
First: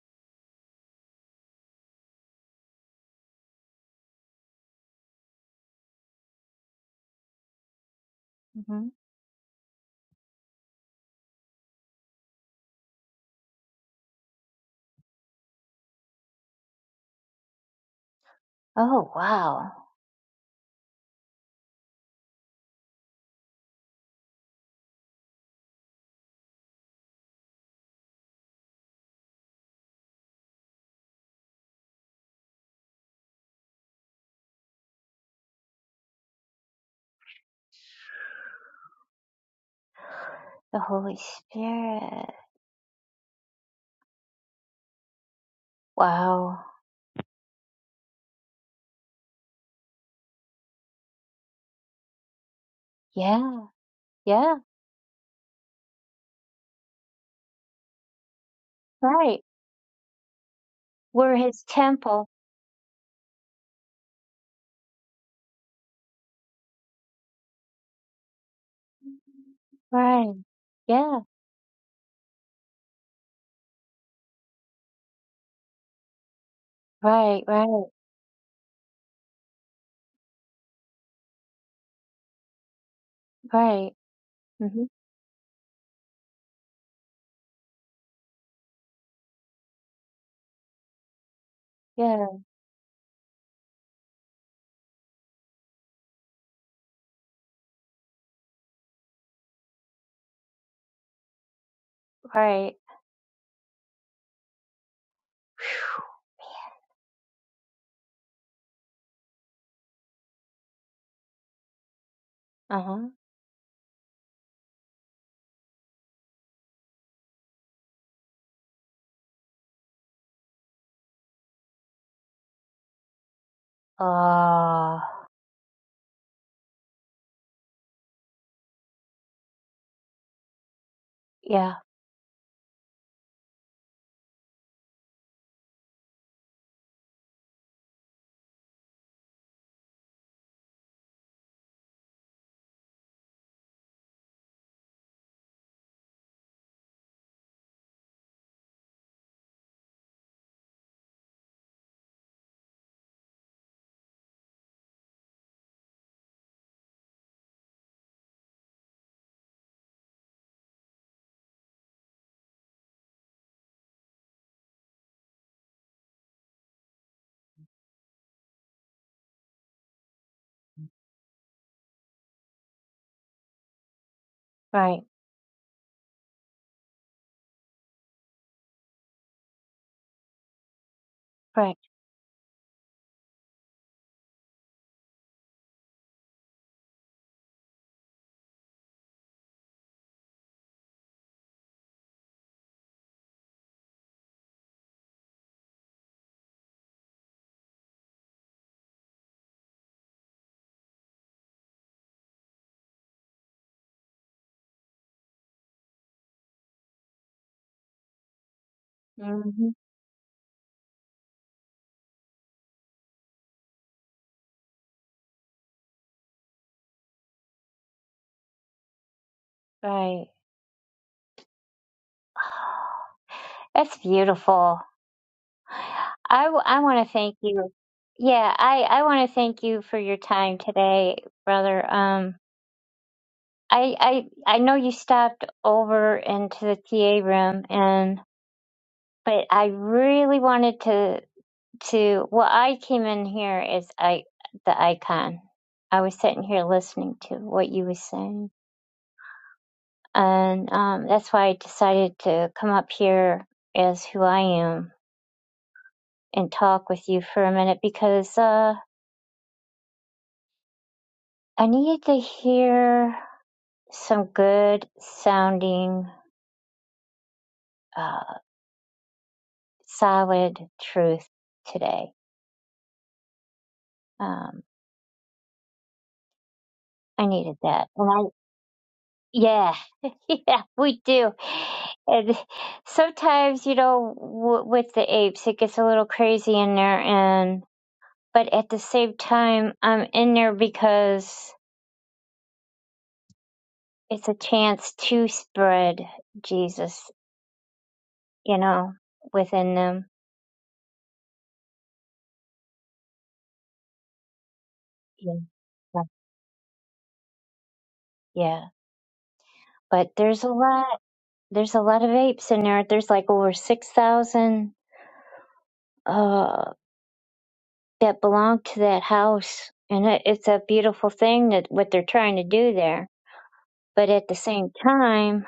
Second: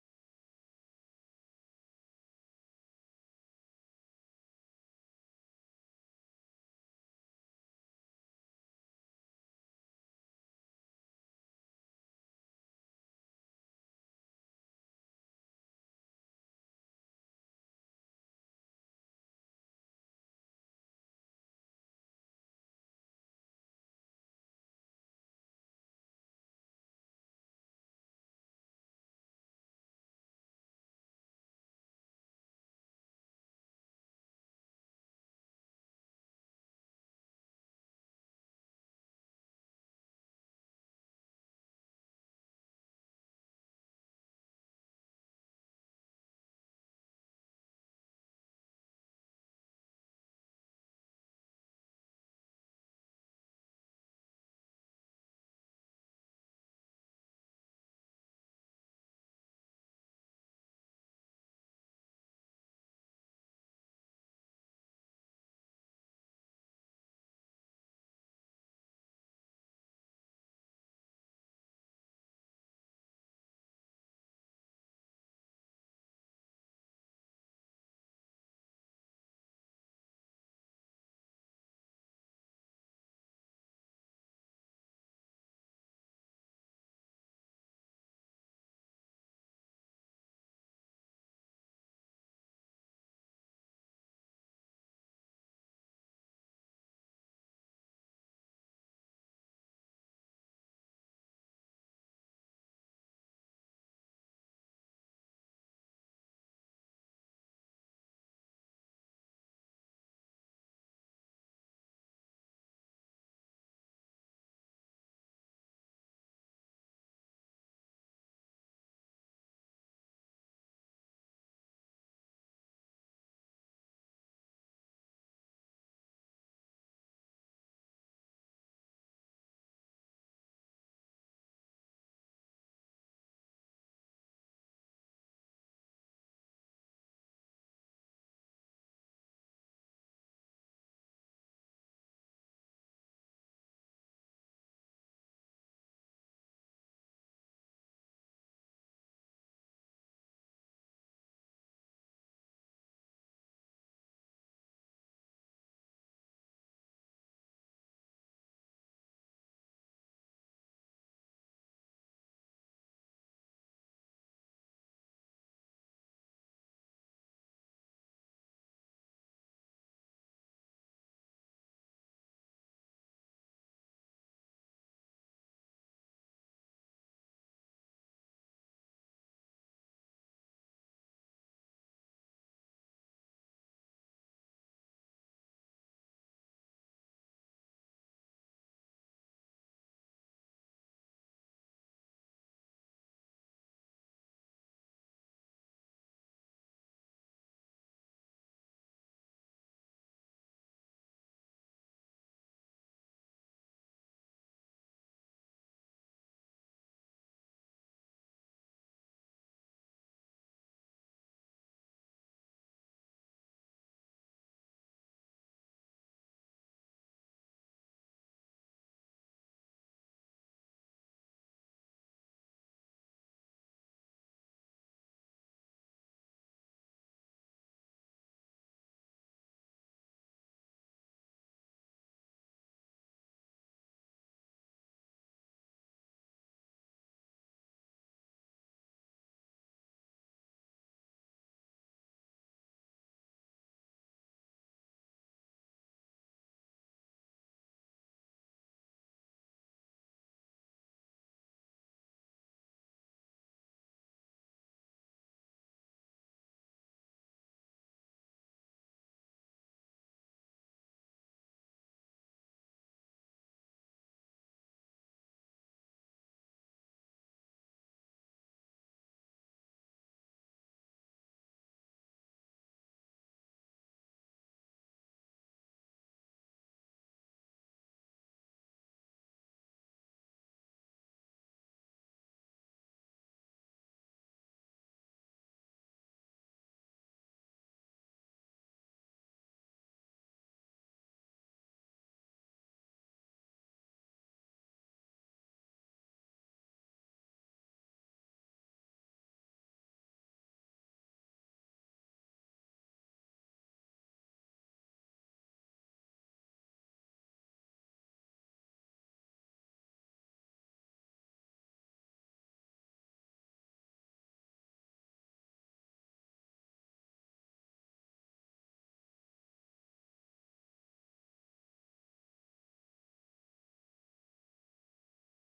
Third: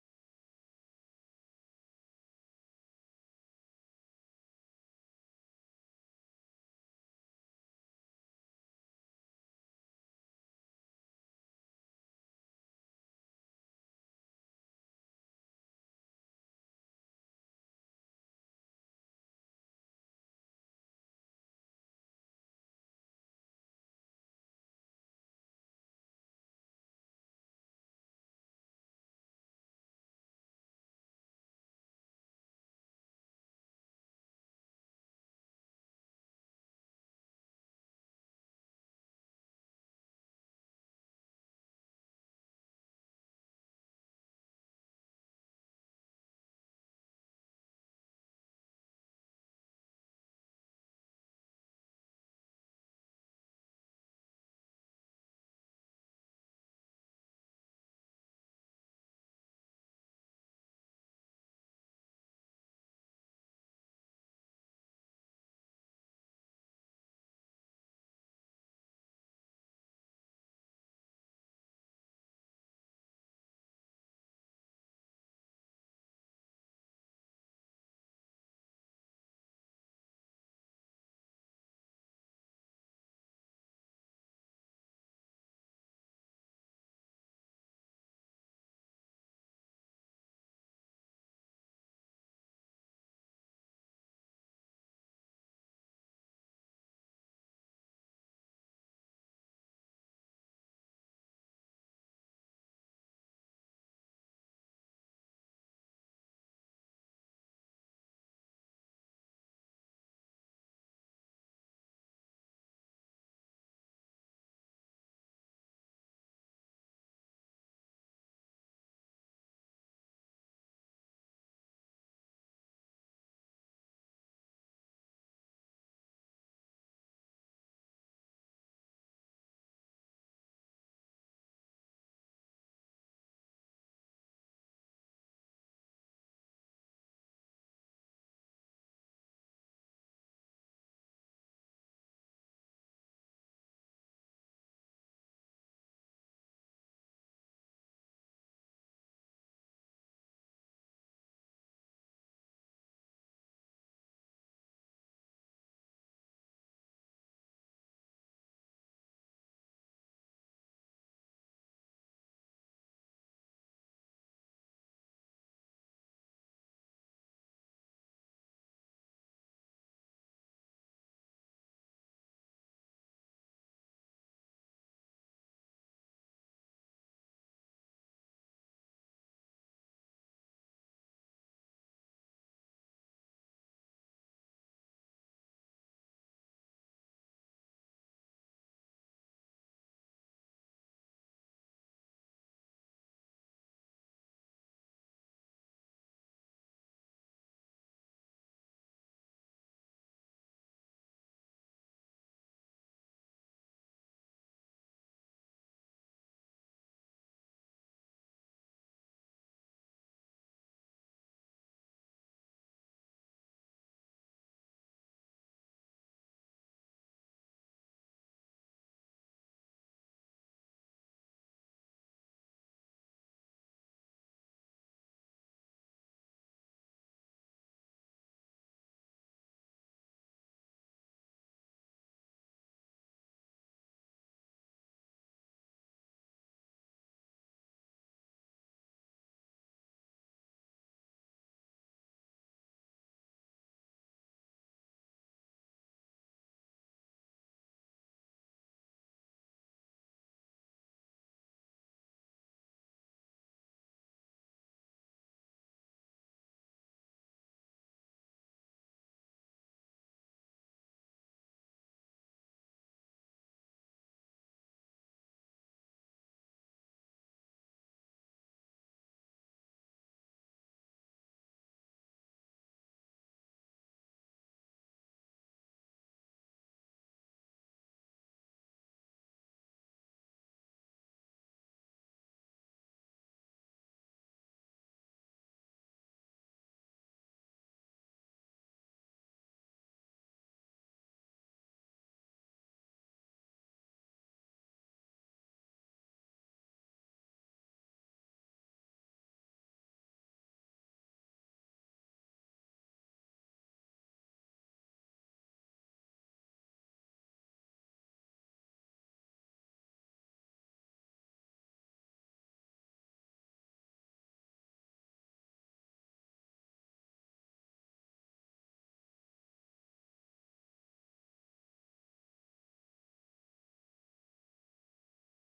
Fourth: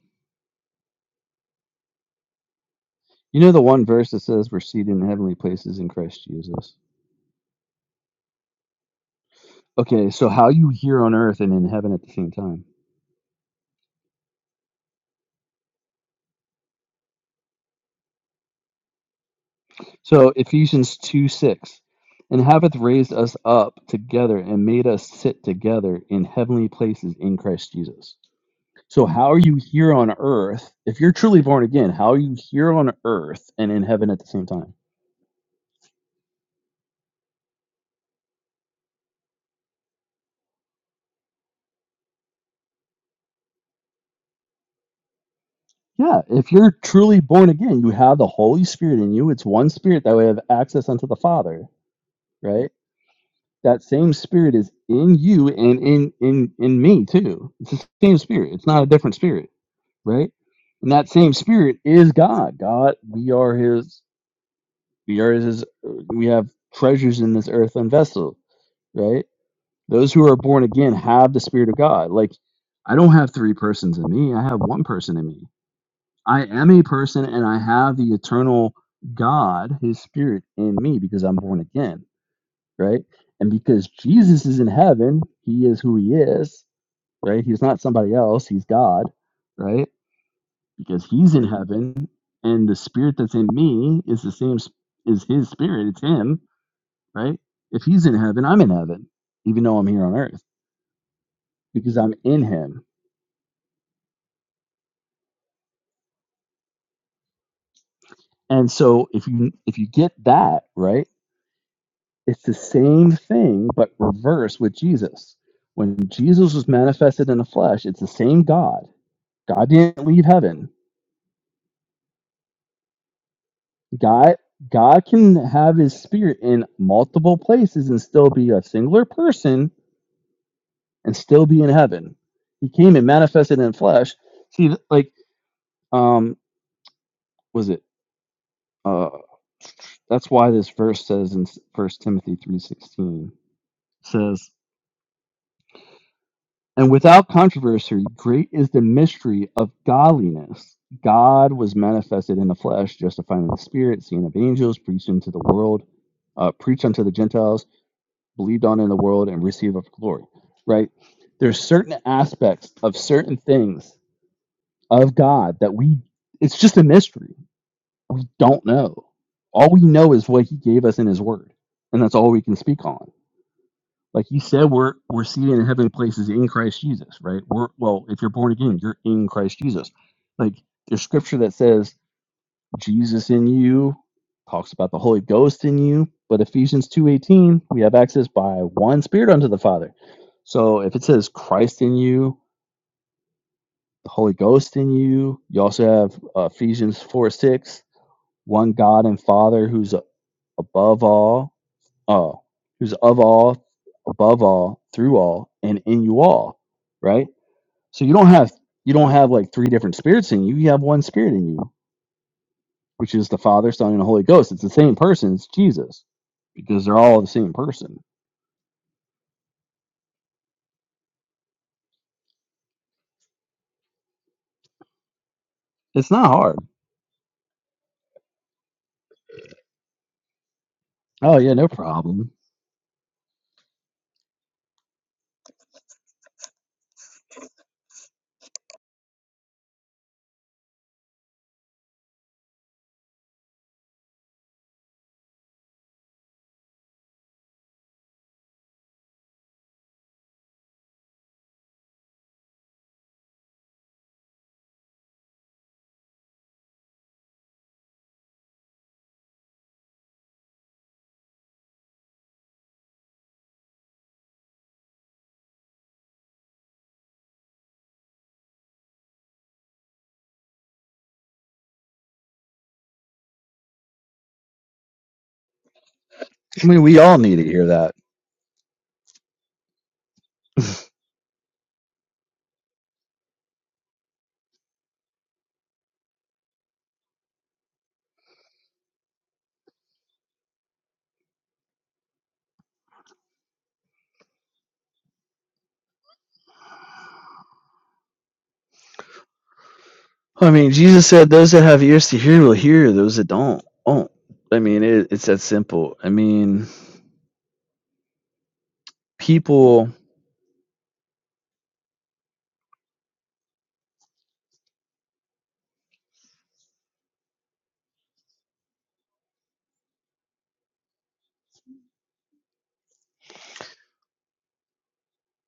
you know the one verse that says we're seated in heavenly places in Christ Jesus. hmm Okay, so how you here on earth and in heaven at the same time? Oh wow. So Ephesians 2 6, and hath raised us up together and made us sit together in heavenly places in Christ Jesus. So how are you here on earth? If you're truly born again, how are you here on earth and in heaven at the same time? The Holy Spirit. Yeah, if Wow. you're truly born again, you have the Holy Spirit in you. It's one spirit that we have access unto the Father, right? Yeah. That same spirit Yeah. is in you and in in in me too. It's the same spirit. It's not a different spirit Right. right? And that same We're his spirit is temple. God. God, we are his, we are his, we have treasures in this earthen vessel, right? Those who Right. are born again Yeah. have the spirit of God. Like, I don't have three persons in me, I have one person in me. I am a person Right. and I Right. have the eternal God, his spirit in me because I'm born again, right? And because Right. Jesus is in hmm heaven, he is who he is, right? He's not somebody else, he's God, right? because he's in heaven Yeah. and the spirit that's in me is the same is his spirit it's him right if he's in heaven i'm in heaven even though i'm here on earth because i'm in Right. him and so if you if you get that right it's the Uh-huh. same thing but reverse with jesus when jesus was manifested in the flesh it's the same god god didn't leave heaven god Uh, god can have his spirit in multiple places and still be a singular person and still be in yeah. heaven. He came and manifested in flesh. See, like, um, was it? Uh, that's why this verse says in First Timothy three sixteen says, "And without controversy, great is the mystery of godliness. God was manifested in the flesh, justified in the spirit, seen of angels, preached into the world, uh, preached unto the Gentiles, believed on in the world, and received of glory." Right? There's certain aspects of certain things of God that we it's just a mystery. We don't know. All we know is what he gave us in his word. And that's all we can speak on. Like you said, we're Right. we're seated in heavenly places in Christ Jesus, right? We're well, if you're born again, you're in Christ Jesus. Like there's scripture that Right. says Jesus in you talks about the Holy Ghost in you, but Ephesians 2:18, we have access by one spirit unto the Father. So if it says Christ in you, the Holy Ghost in you, you also have uh, Ephesians 4 6 one God and Father who's above all, oh, who's of all, above all, through all, and in you all, right? So you don't have you don't have like three hmm different spirits in you. You have one spirit in you, which is the Father, Son, and the Holy Ghost. It's the same person. It's Jesus because they're all the same person. Right. That's beautiful. It's not I, hard. w- I want to thank you. Yeah, I, I want to thank you for your time today, Oh yeah, no brother. problem. Um, I I I know you stopped over into the TA room and but I really wanted to to well I came in here as I the icon. I was sitting here listening to what you was saying. And um that's why I decided to come up here as who I am and talk with you for a minute because uh I needed to hear some good sounding uh solid truth today. Um, I mean, we all I need to needed hear that. that. And I, yeah, yeah, we do. And sometimes, you know, w- with the apes, it gets a little crazy in there. And, but at the same time, I'm in there because it's a chance to spread Jesus, you know, within them. I mean, Jesus said, "Those that have ears to hear will hear; those that don't, won't." I mean, it, it's that simple. Yeah. I mean, Yeah. people. But there's a lot, there's a lot of apes in there. There's like over 6,000. that belong to that house. And it, it's a beautiful thing that what they're trying to do there. But at the same time,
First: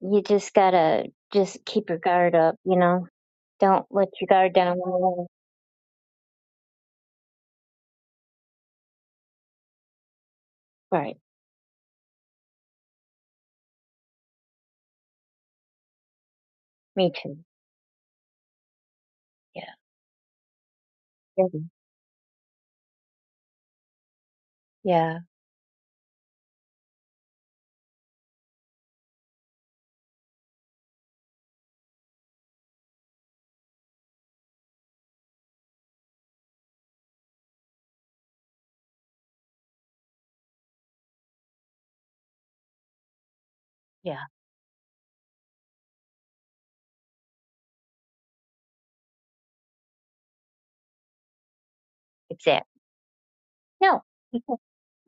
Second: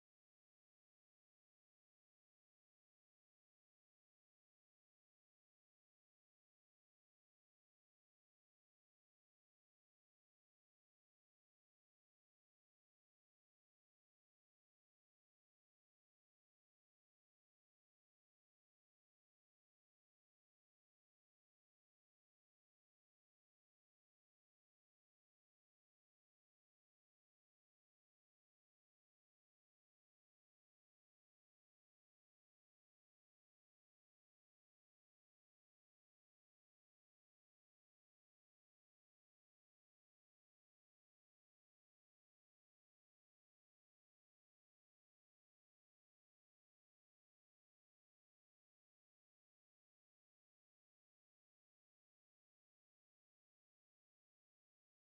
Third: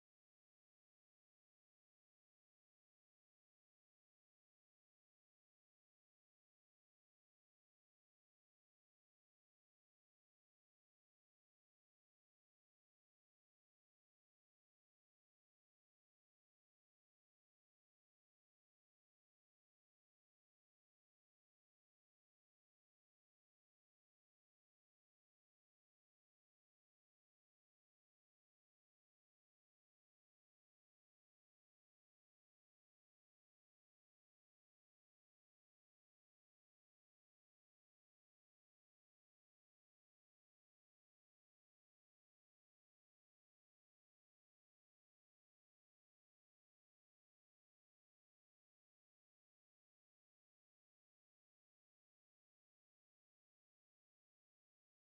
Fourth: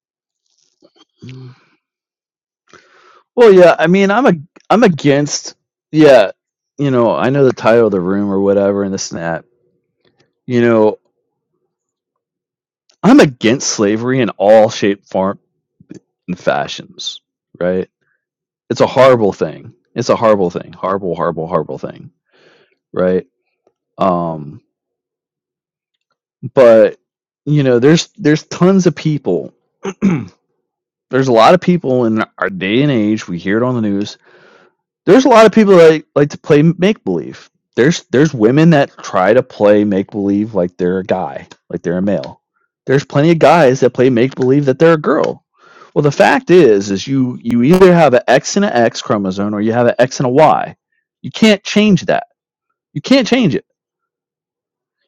you just gotta Mm. just keep your guard up, you know? Well, yeah, Don't I let mean, I'm your a guard down. I'm against yeah, you know, I know the title of the room or whatever and this and that. You know, Right. I'm against slavery in all shape, form, and Me fashions, too. right? It's a horrible Yeah. thing. It's a horrible thing. Horrible, horrible, Mhm. horrible thing, right? Um, Yeah. but you know, there's there's tons of people. there's a lot of people in our day and age. We hear it on the news there's a lot of people that like like to play make believe. There's there's women that try to play make believe like they're a guy, like they're a male. There's plenty of guys that play Yeah. make believe that they're a girl. Well, the fact is, is you you either have an X and an X chromosome or you have an X and a Y. You can't change that. Exactly. You can't change it. No. you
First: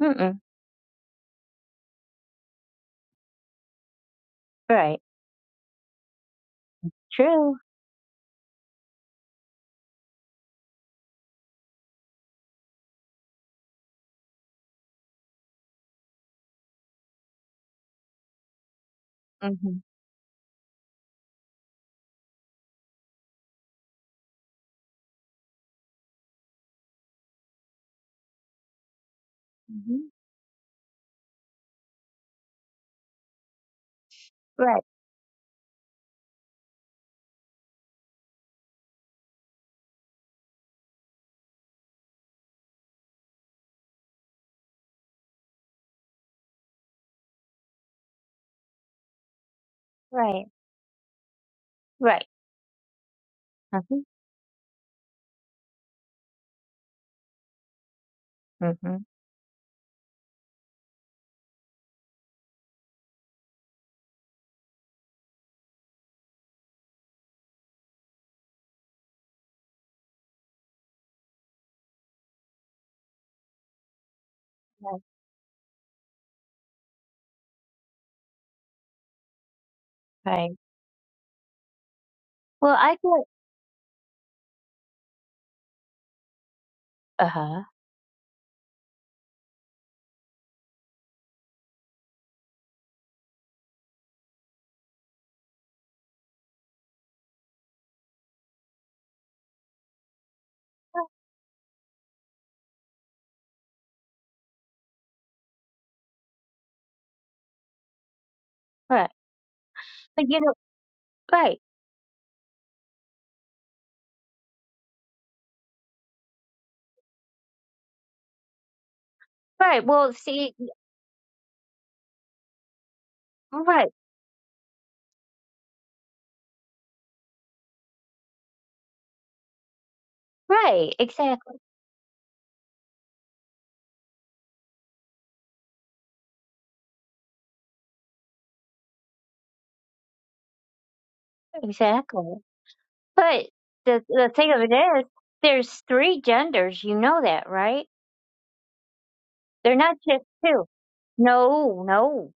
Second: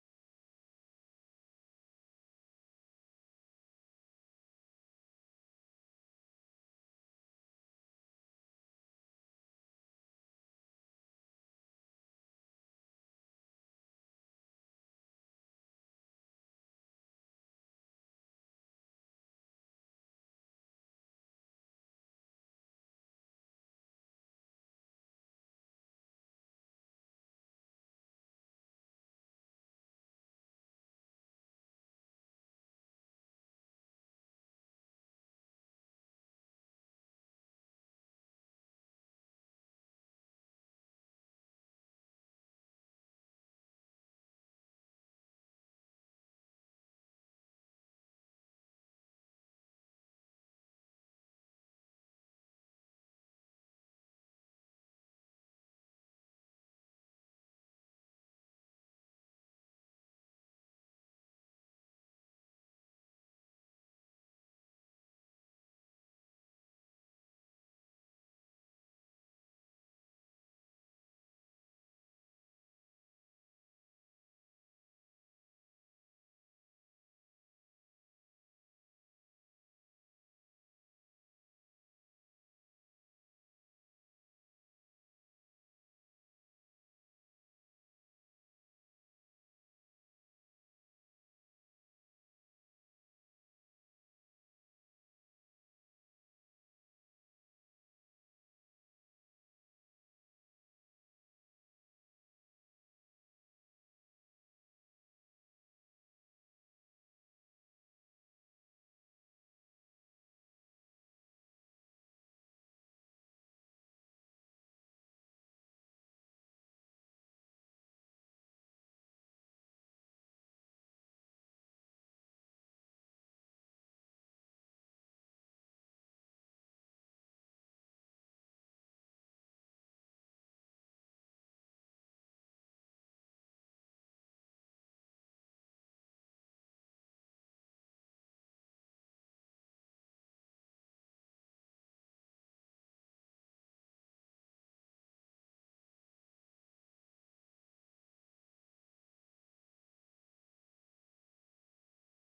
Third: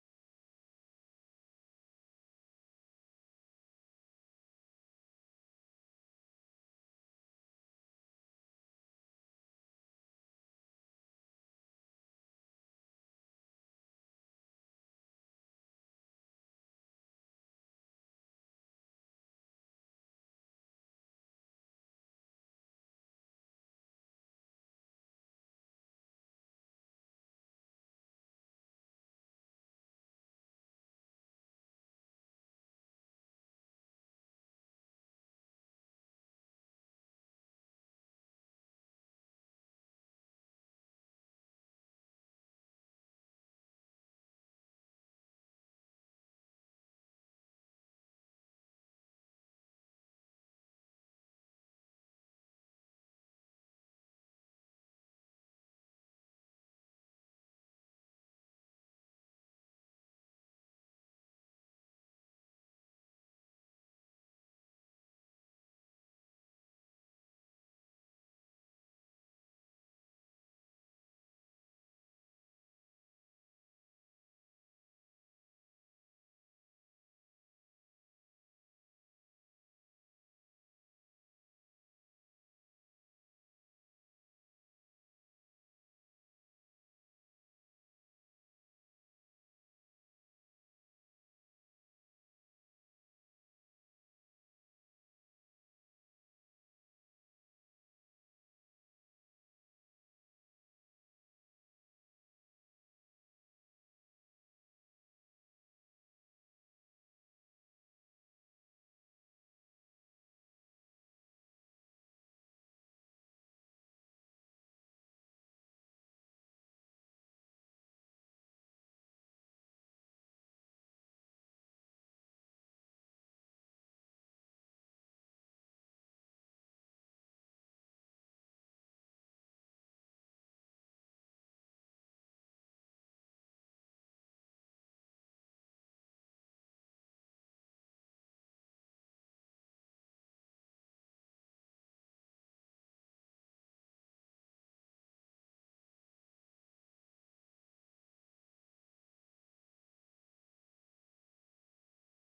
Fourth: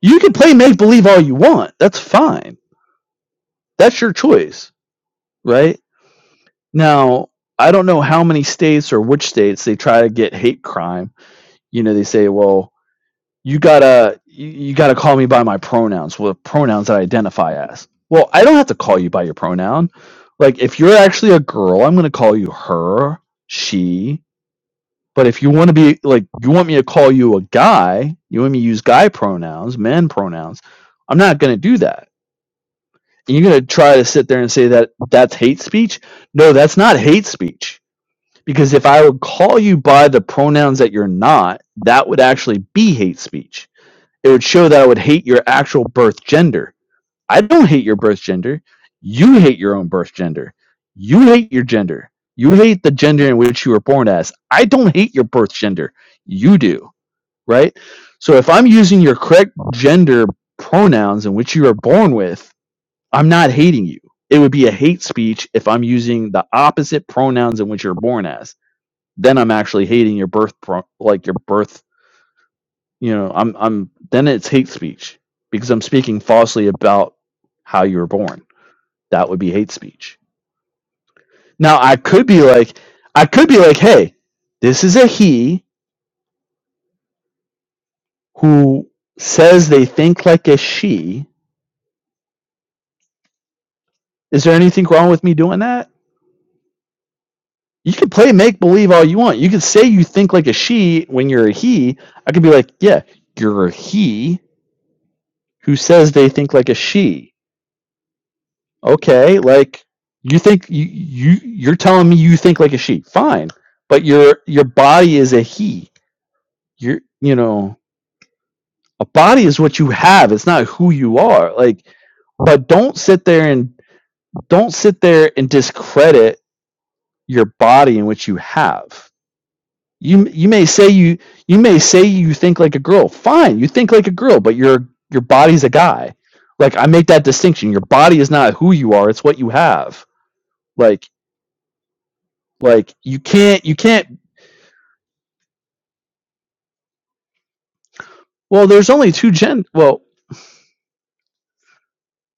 You can Mm-mm. play make believe all you want. That's fine. That's your choice, Right. right? Now, True. I don't know how many states or which states they try to get hate crime. You know, they say, well, you gotta you, you gotta call me by my pronouns with pronouns that i identify as well i don't have to call you by your Mm-hmm. pronoun like if you're actually a girl i'm gonna call you her she but if you want to be like you want me to call you a guy you want me to use guy pronouns hmm man pronouns i'm not gonna do that and you're gonna try to sit there and say Right. that that's hate speech no that's not hate speech because if i would call you by the pronouns that you're not that would actually be hate speech it would show that I would hate your actual birth gender. I don't hate your birth gender. You hate your own birth Right. gender. You hate your gender. Right. You hate the gender in which you were Mm-hmm. born as. I don't hate your birth gender. You do, right? So if I'm Mm-hmm. using your correct gender pronouns in which you were born with, I'm not hating you. It would be a hate speech if I'm using the opposite pronouns in which you're born as. Then I'm actually hating your birth, pro- like your birth you know i'm i'm then it's hate Right. speech because i'm speaking falsely about how you were born that would be hate speech Right. now i could be Well, like I i get. could be like hey this is a he Uh huh. who says they think like a she is there anything wrong with me doing that you can play make believe all you want you can say you think like a she when you're a he i could be like yeah you're a he who says they think like a she Right. okay like But you you know. think you, you Right. you're telling me you think like a she fine but your your body is a he you're you know a body is what Right. you Well, have it's see. not who you are like but don't sit there and Right. don't sit there and discredit your body and what you have you you may say Right, you exactly, you may say you think like a girl fine you think like a girl but your your body's a guy like i make that distinction your body is not who you are it's what you have like exactly. Like you But can't you the can't the thing of it is, there's three genders. You know that, right? well there's only two gen They're not well just two. No, no.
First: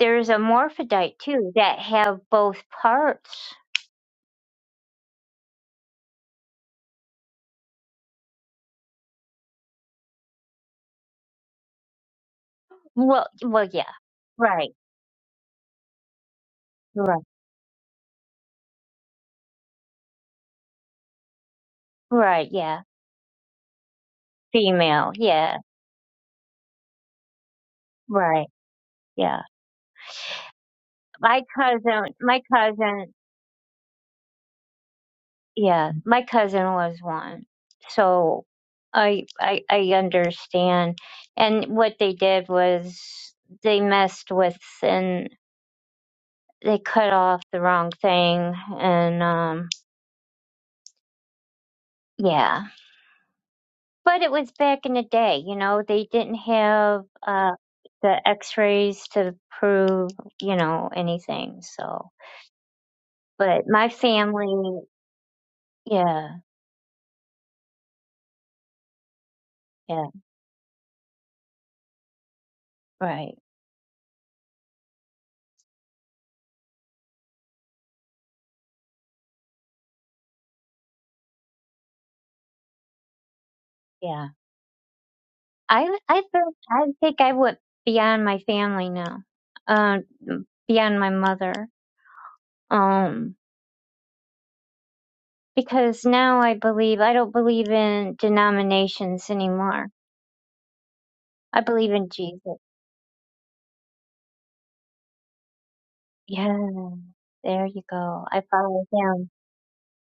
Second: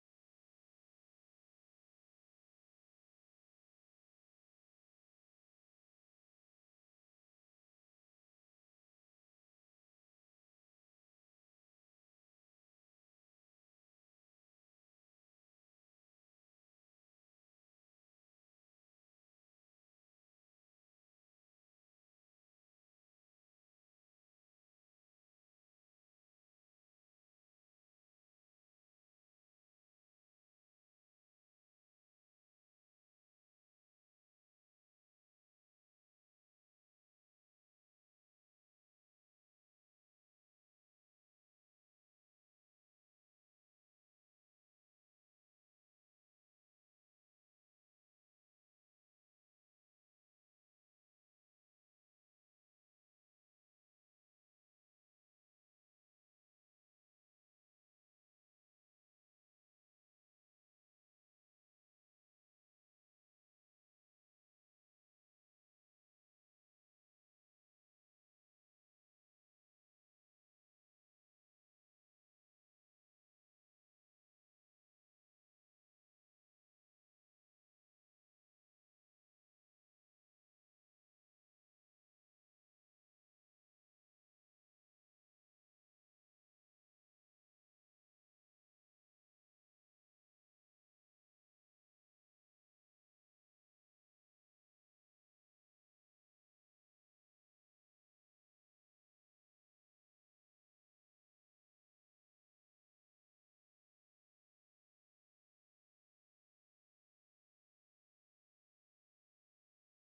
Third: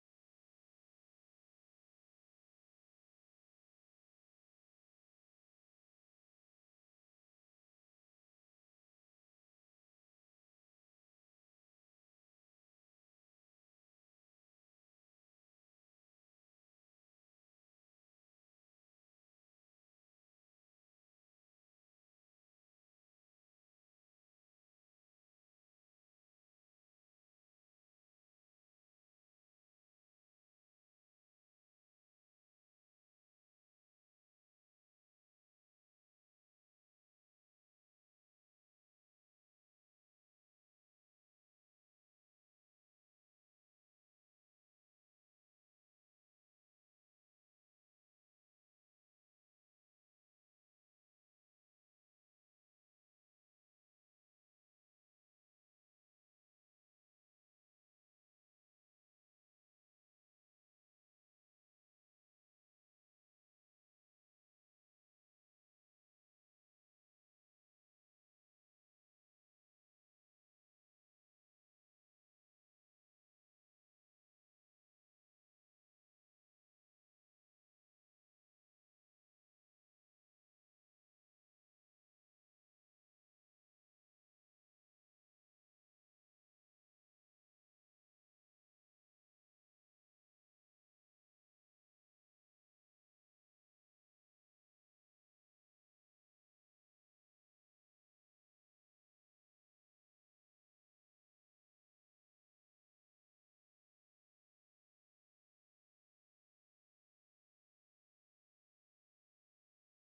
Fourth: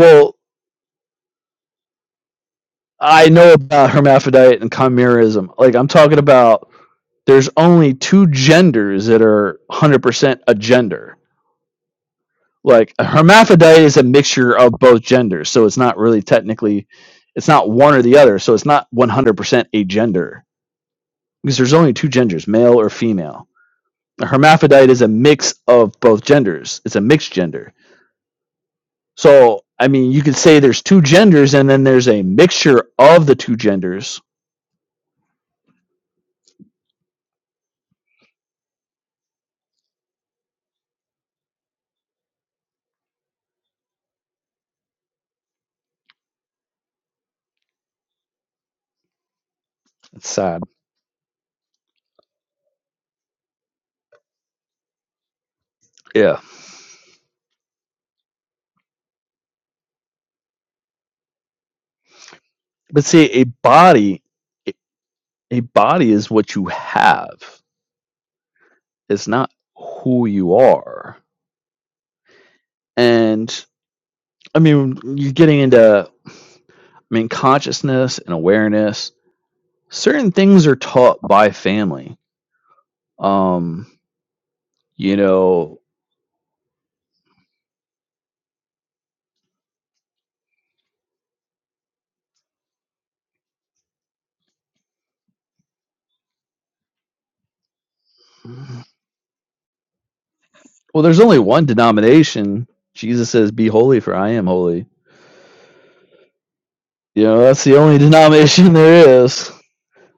There's hermaphrodite too that have both I know parts. about hermaphrodite and chimerism. Like I'm talking about there's only two genders that are 100% a gender. Like a Well, well, hermaphrodite yeah. is a mixture Right, of both genders, so it's not really technically right, it's not one or the other, so it's not 100% a gender because there's only two right. genders, male Yeah, or female. A hermaphrodite is a female. mix Yeah, of both genders. It's a mixed gender right. Yeah. So, I mean, you could say there's two My genders and then there's cousin, a my mixture cousin of the two genders. yeah, my cousin was one. So I I I understand. And what they did was they messed with and they cut off the wrong thing and um It's sad. yeah. But it was back in the day, you know, they didn't Yeah. have uh the x-rays to prove, you know, anything. So, But see, a but my body a family, body is yeah, what you have. It's not yeah, who you are. right. And I mean, you're getting into I mean, consciousness and awareness. Certain things are taught by family. Um, Yeah. you know, I I don't I think I would be on my family now. Uh, be on my mother. Um, because now I believe I don't believe in well, denominations anymore. there's only I one believe in Jesus. denomination. Jesus says, "Be holy, for I am holy." Yeah, You know, that's there the you only go. I denomination follow there him. is.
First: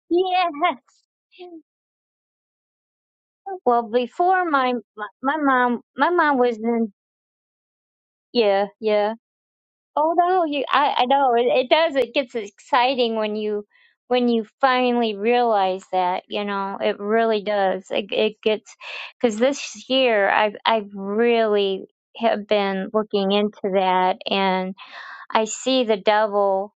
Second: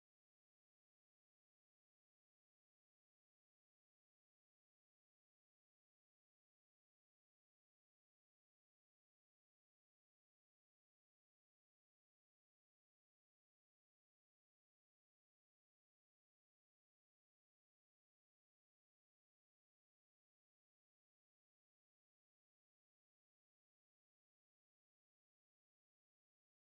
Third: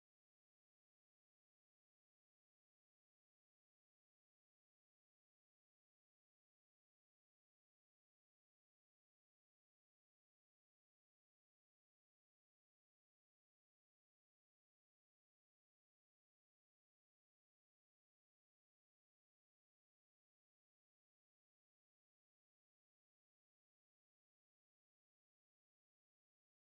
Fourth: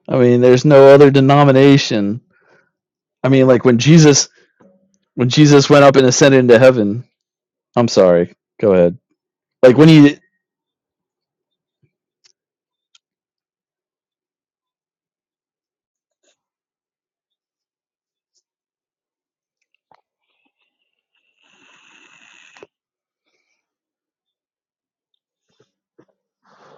I mean, there's Yes. no other denomination. I mean, like when Well, Jesus before my my when my Jesus mom went up and my mom ascended was into in heaven. I'm sorry. yeah Go ahead. yeah Like when Oh he no, you I, I know it, it does. It gets exciting when you when you finally realize that, you know, it really does. It it gets because this year I've I've really have been looking into that and I see the devil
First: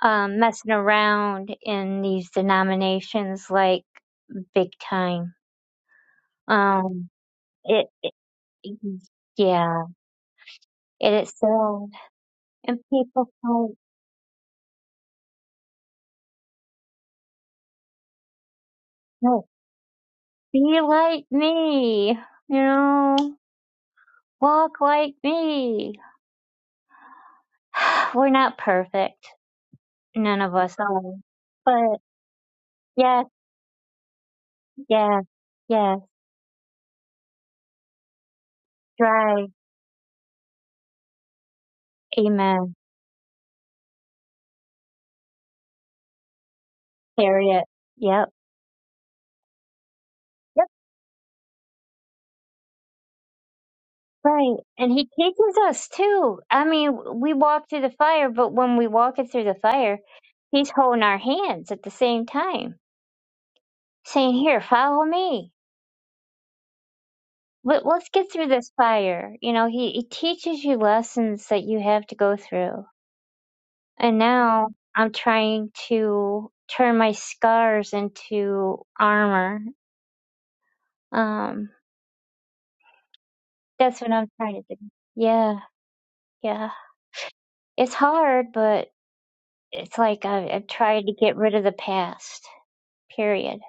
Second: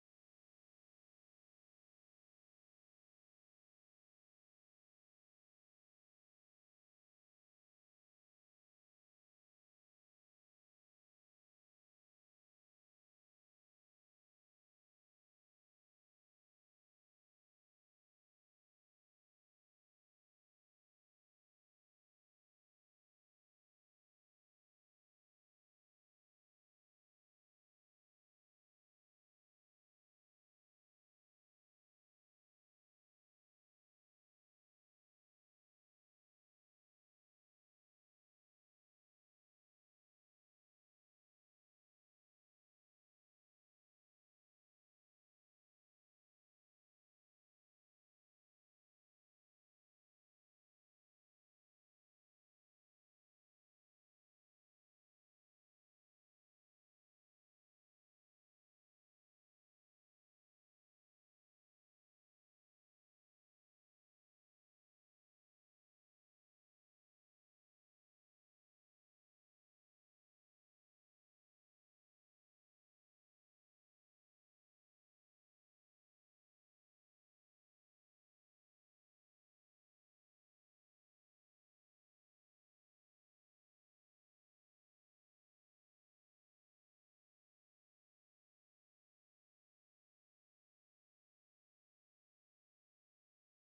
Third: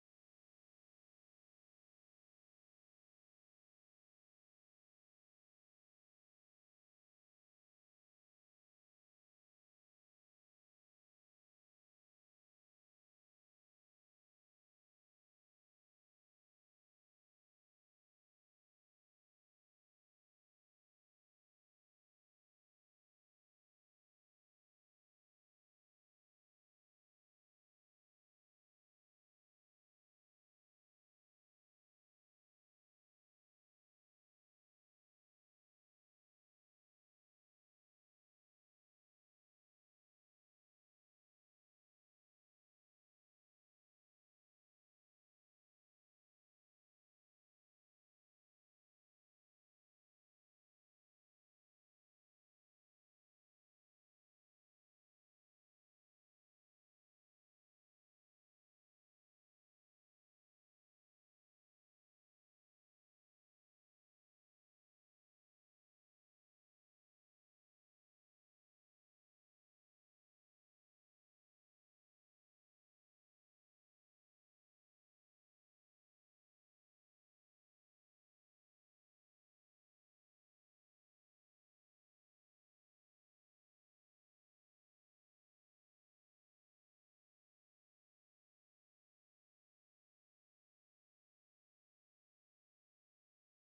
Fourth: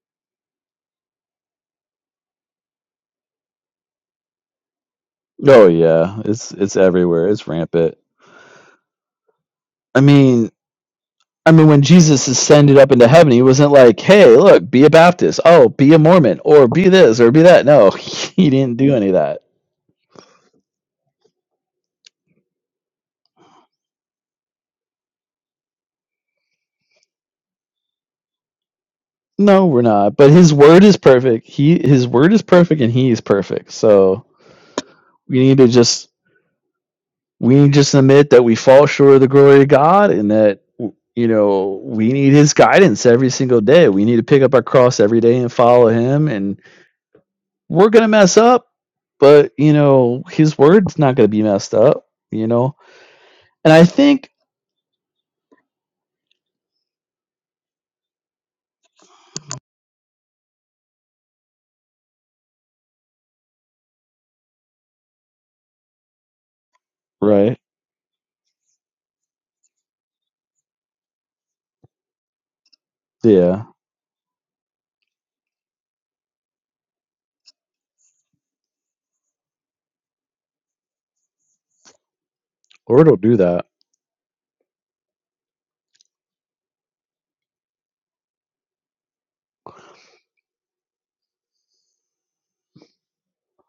um, messing around in these denominations like big time. Oh yeah, it's it's Um, everywhere. It's it, rampant. it yeah, I mean, it is I mean when so, Jesus ascended and up into people heaven, he wasn't fight. like, "Hey, look, be a Baptist. Oh, be a Mormon or be this or be that." No, he didn't do any of that. Be like me, you know, walk like me. We're not perfect. No, we're not. But None his of us word is are. perfect. He But his word is perfect and he is yes, perfect. So, yes, we need to yes, just we just admit that we fall short of the drive. glory of God and that you know we need his Amen. guidance every single day. We need to pick up our cross every day and follow him and Harriet. we're going to Yep. mess up, but you know his Yep. word's not going to be messed up, you know. And I think Right. And he teaches us too. I mean, we walk through the fire, but when we walk it through the fire, he's holding our hands at the same time, saying, Here, follow me. right. Let, let's get through this fire. You know, he, he teaches you lessons that you have to go through Yeah. And now I'm trying to turn my scars into armor. Um, Lord will do that. that's what I'm trying to do. Yeah, yeah. It's hard, but it's like I, I've tried to get rid of the past, period,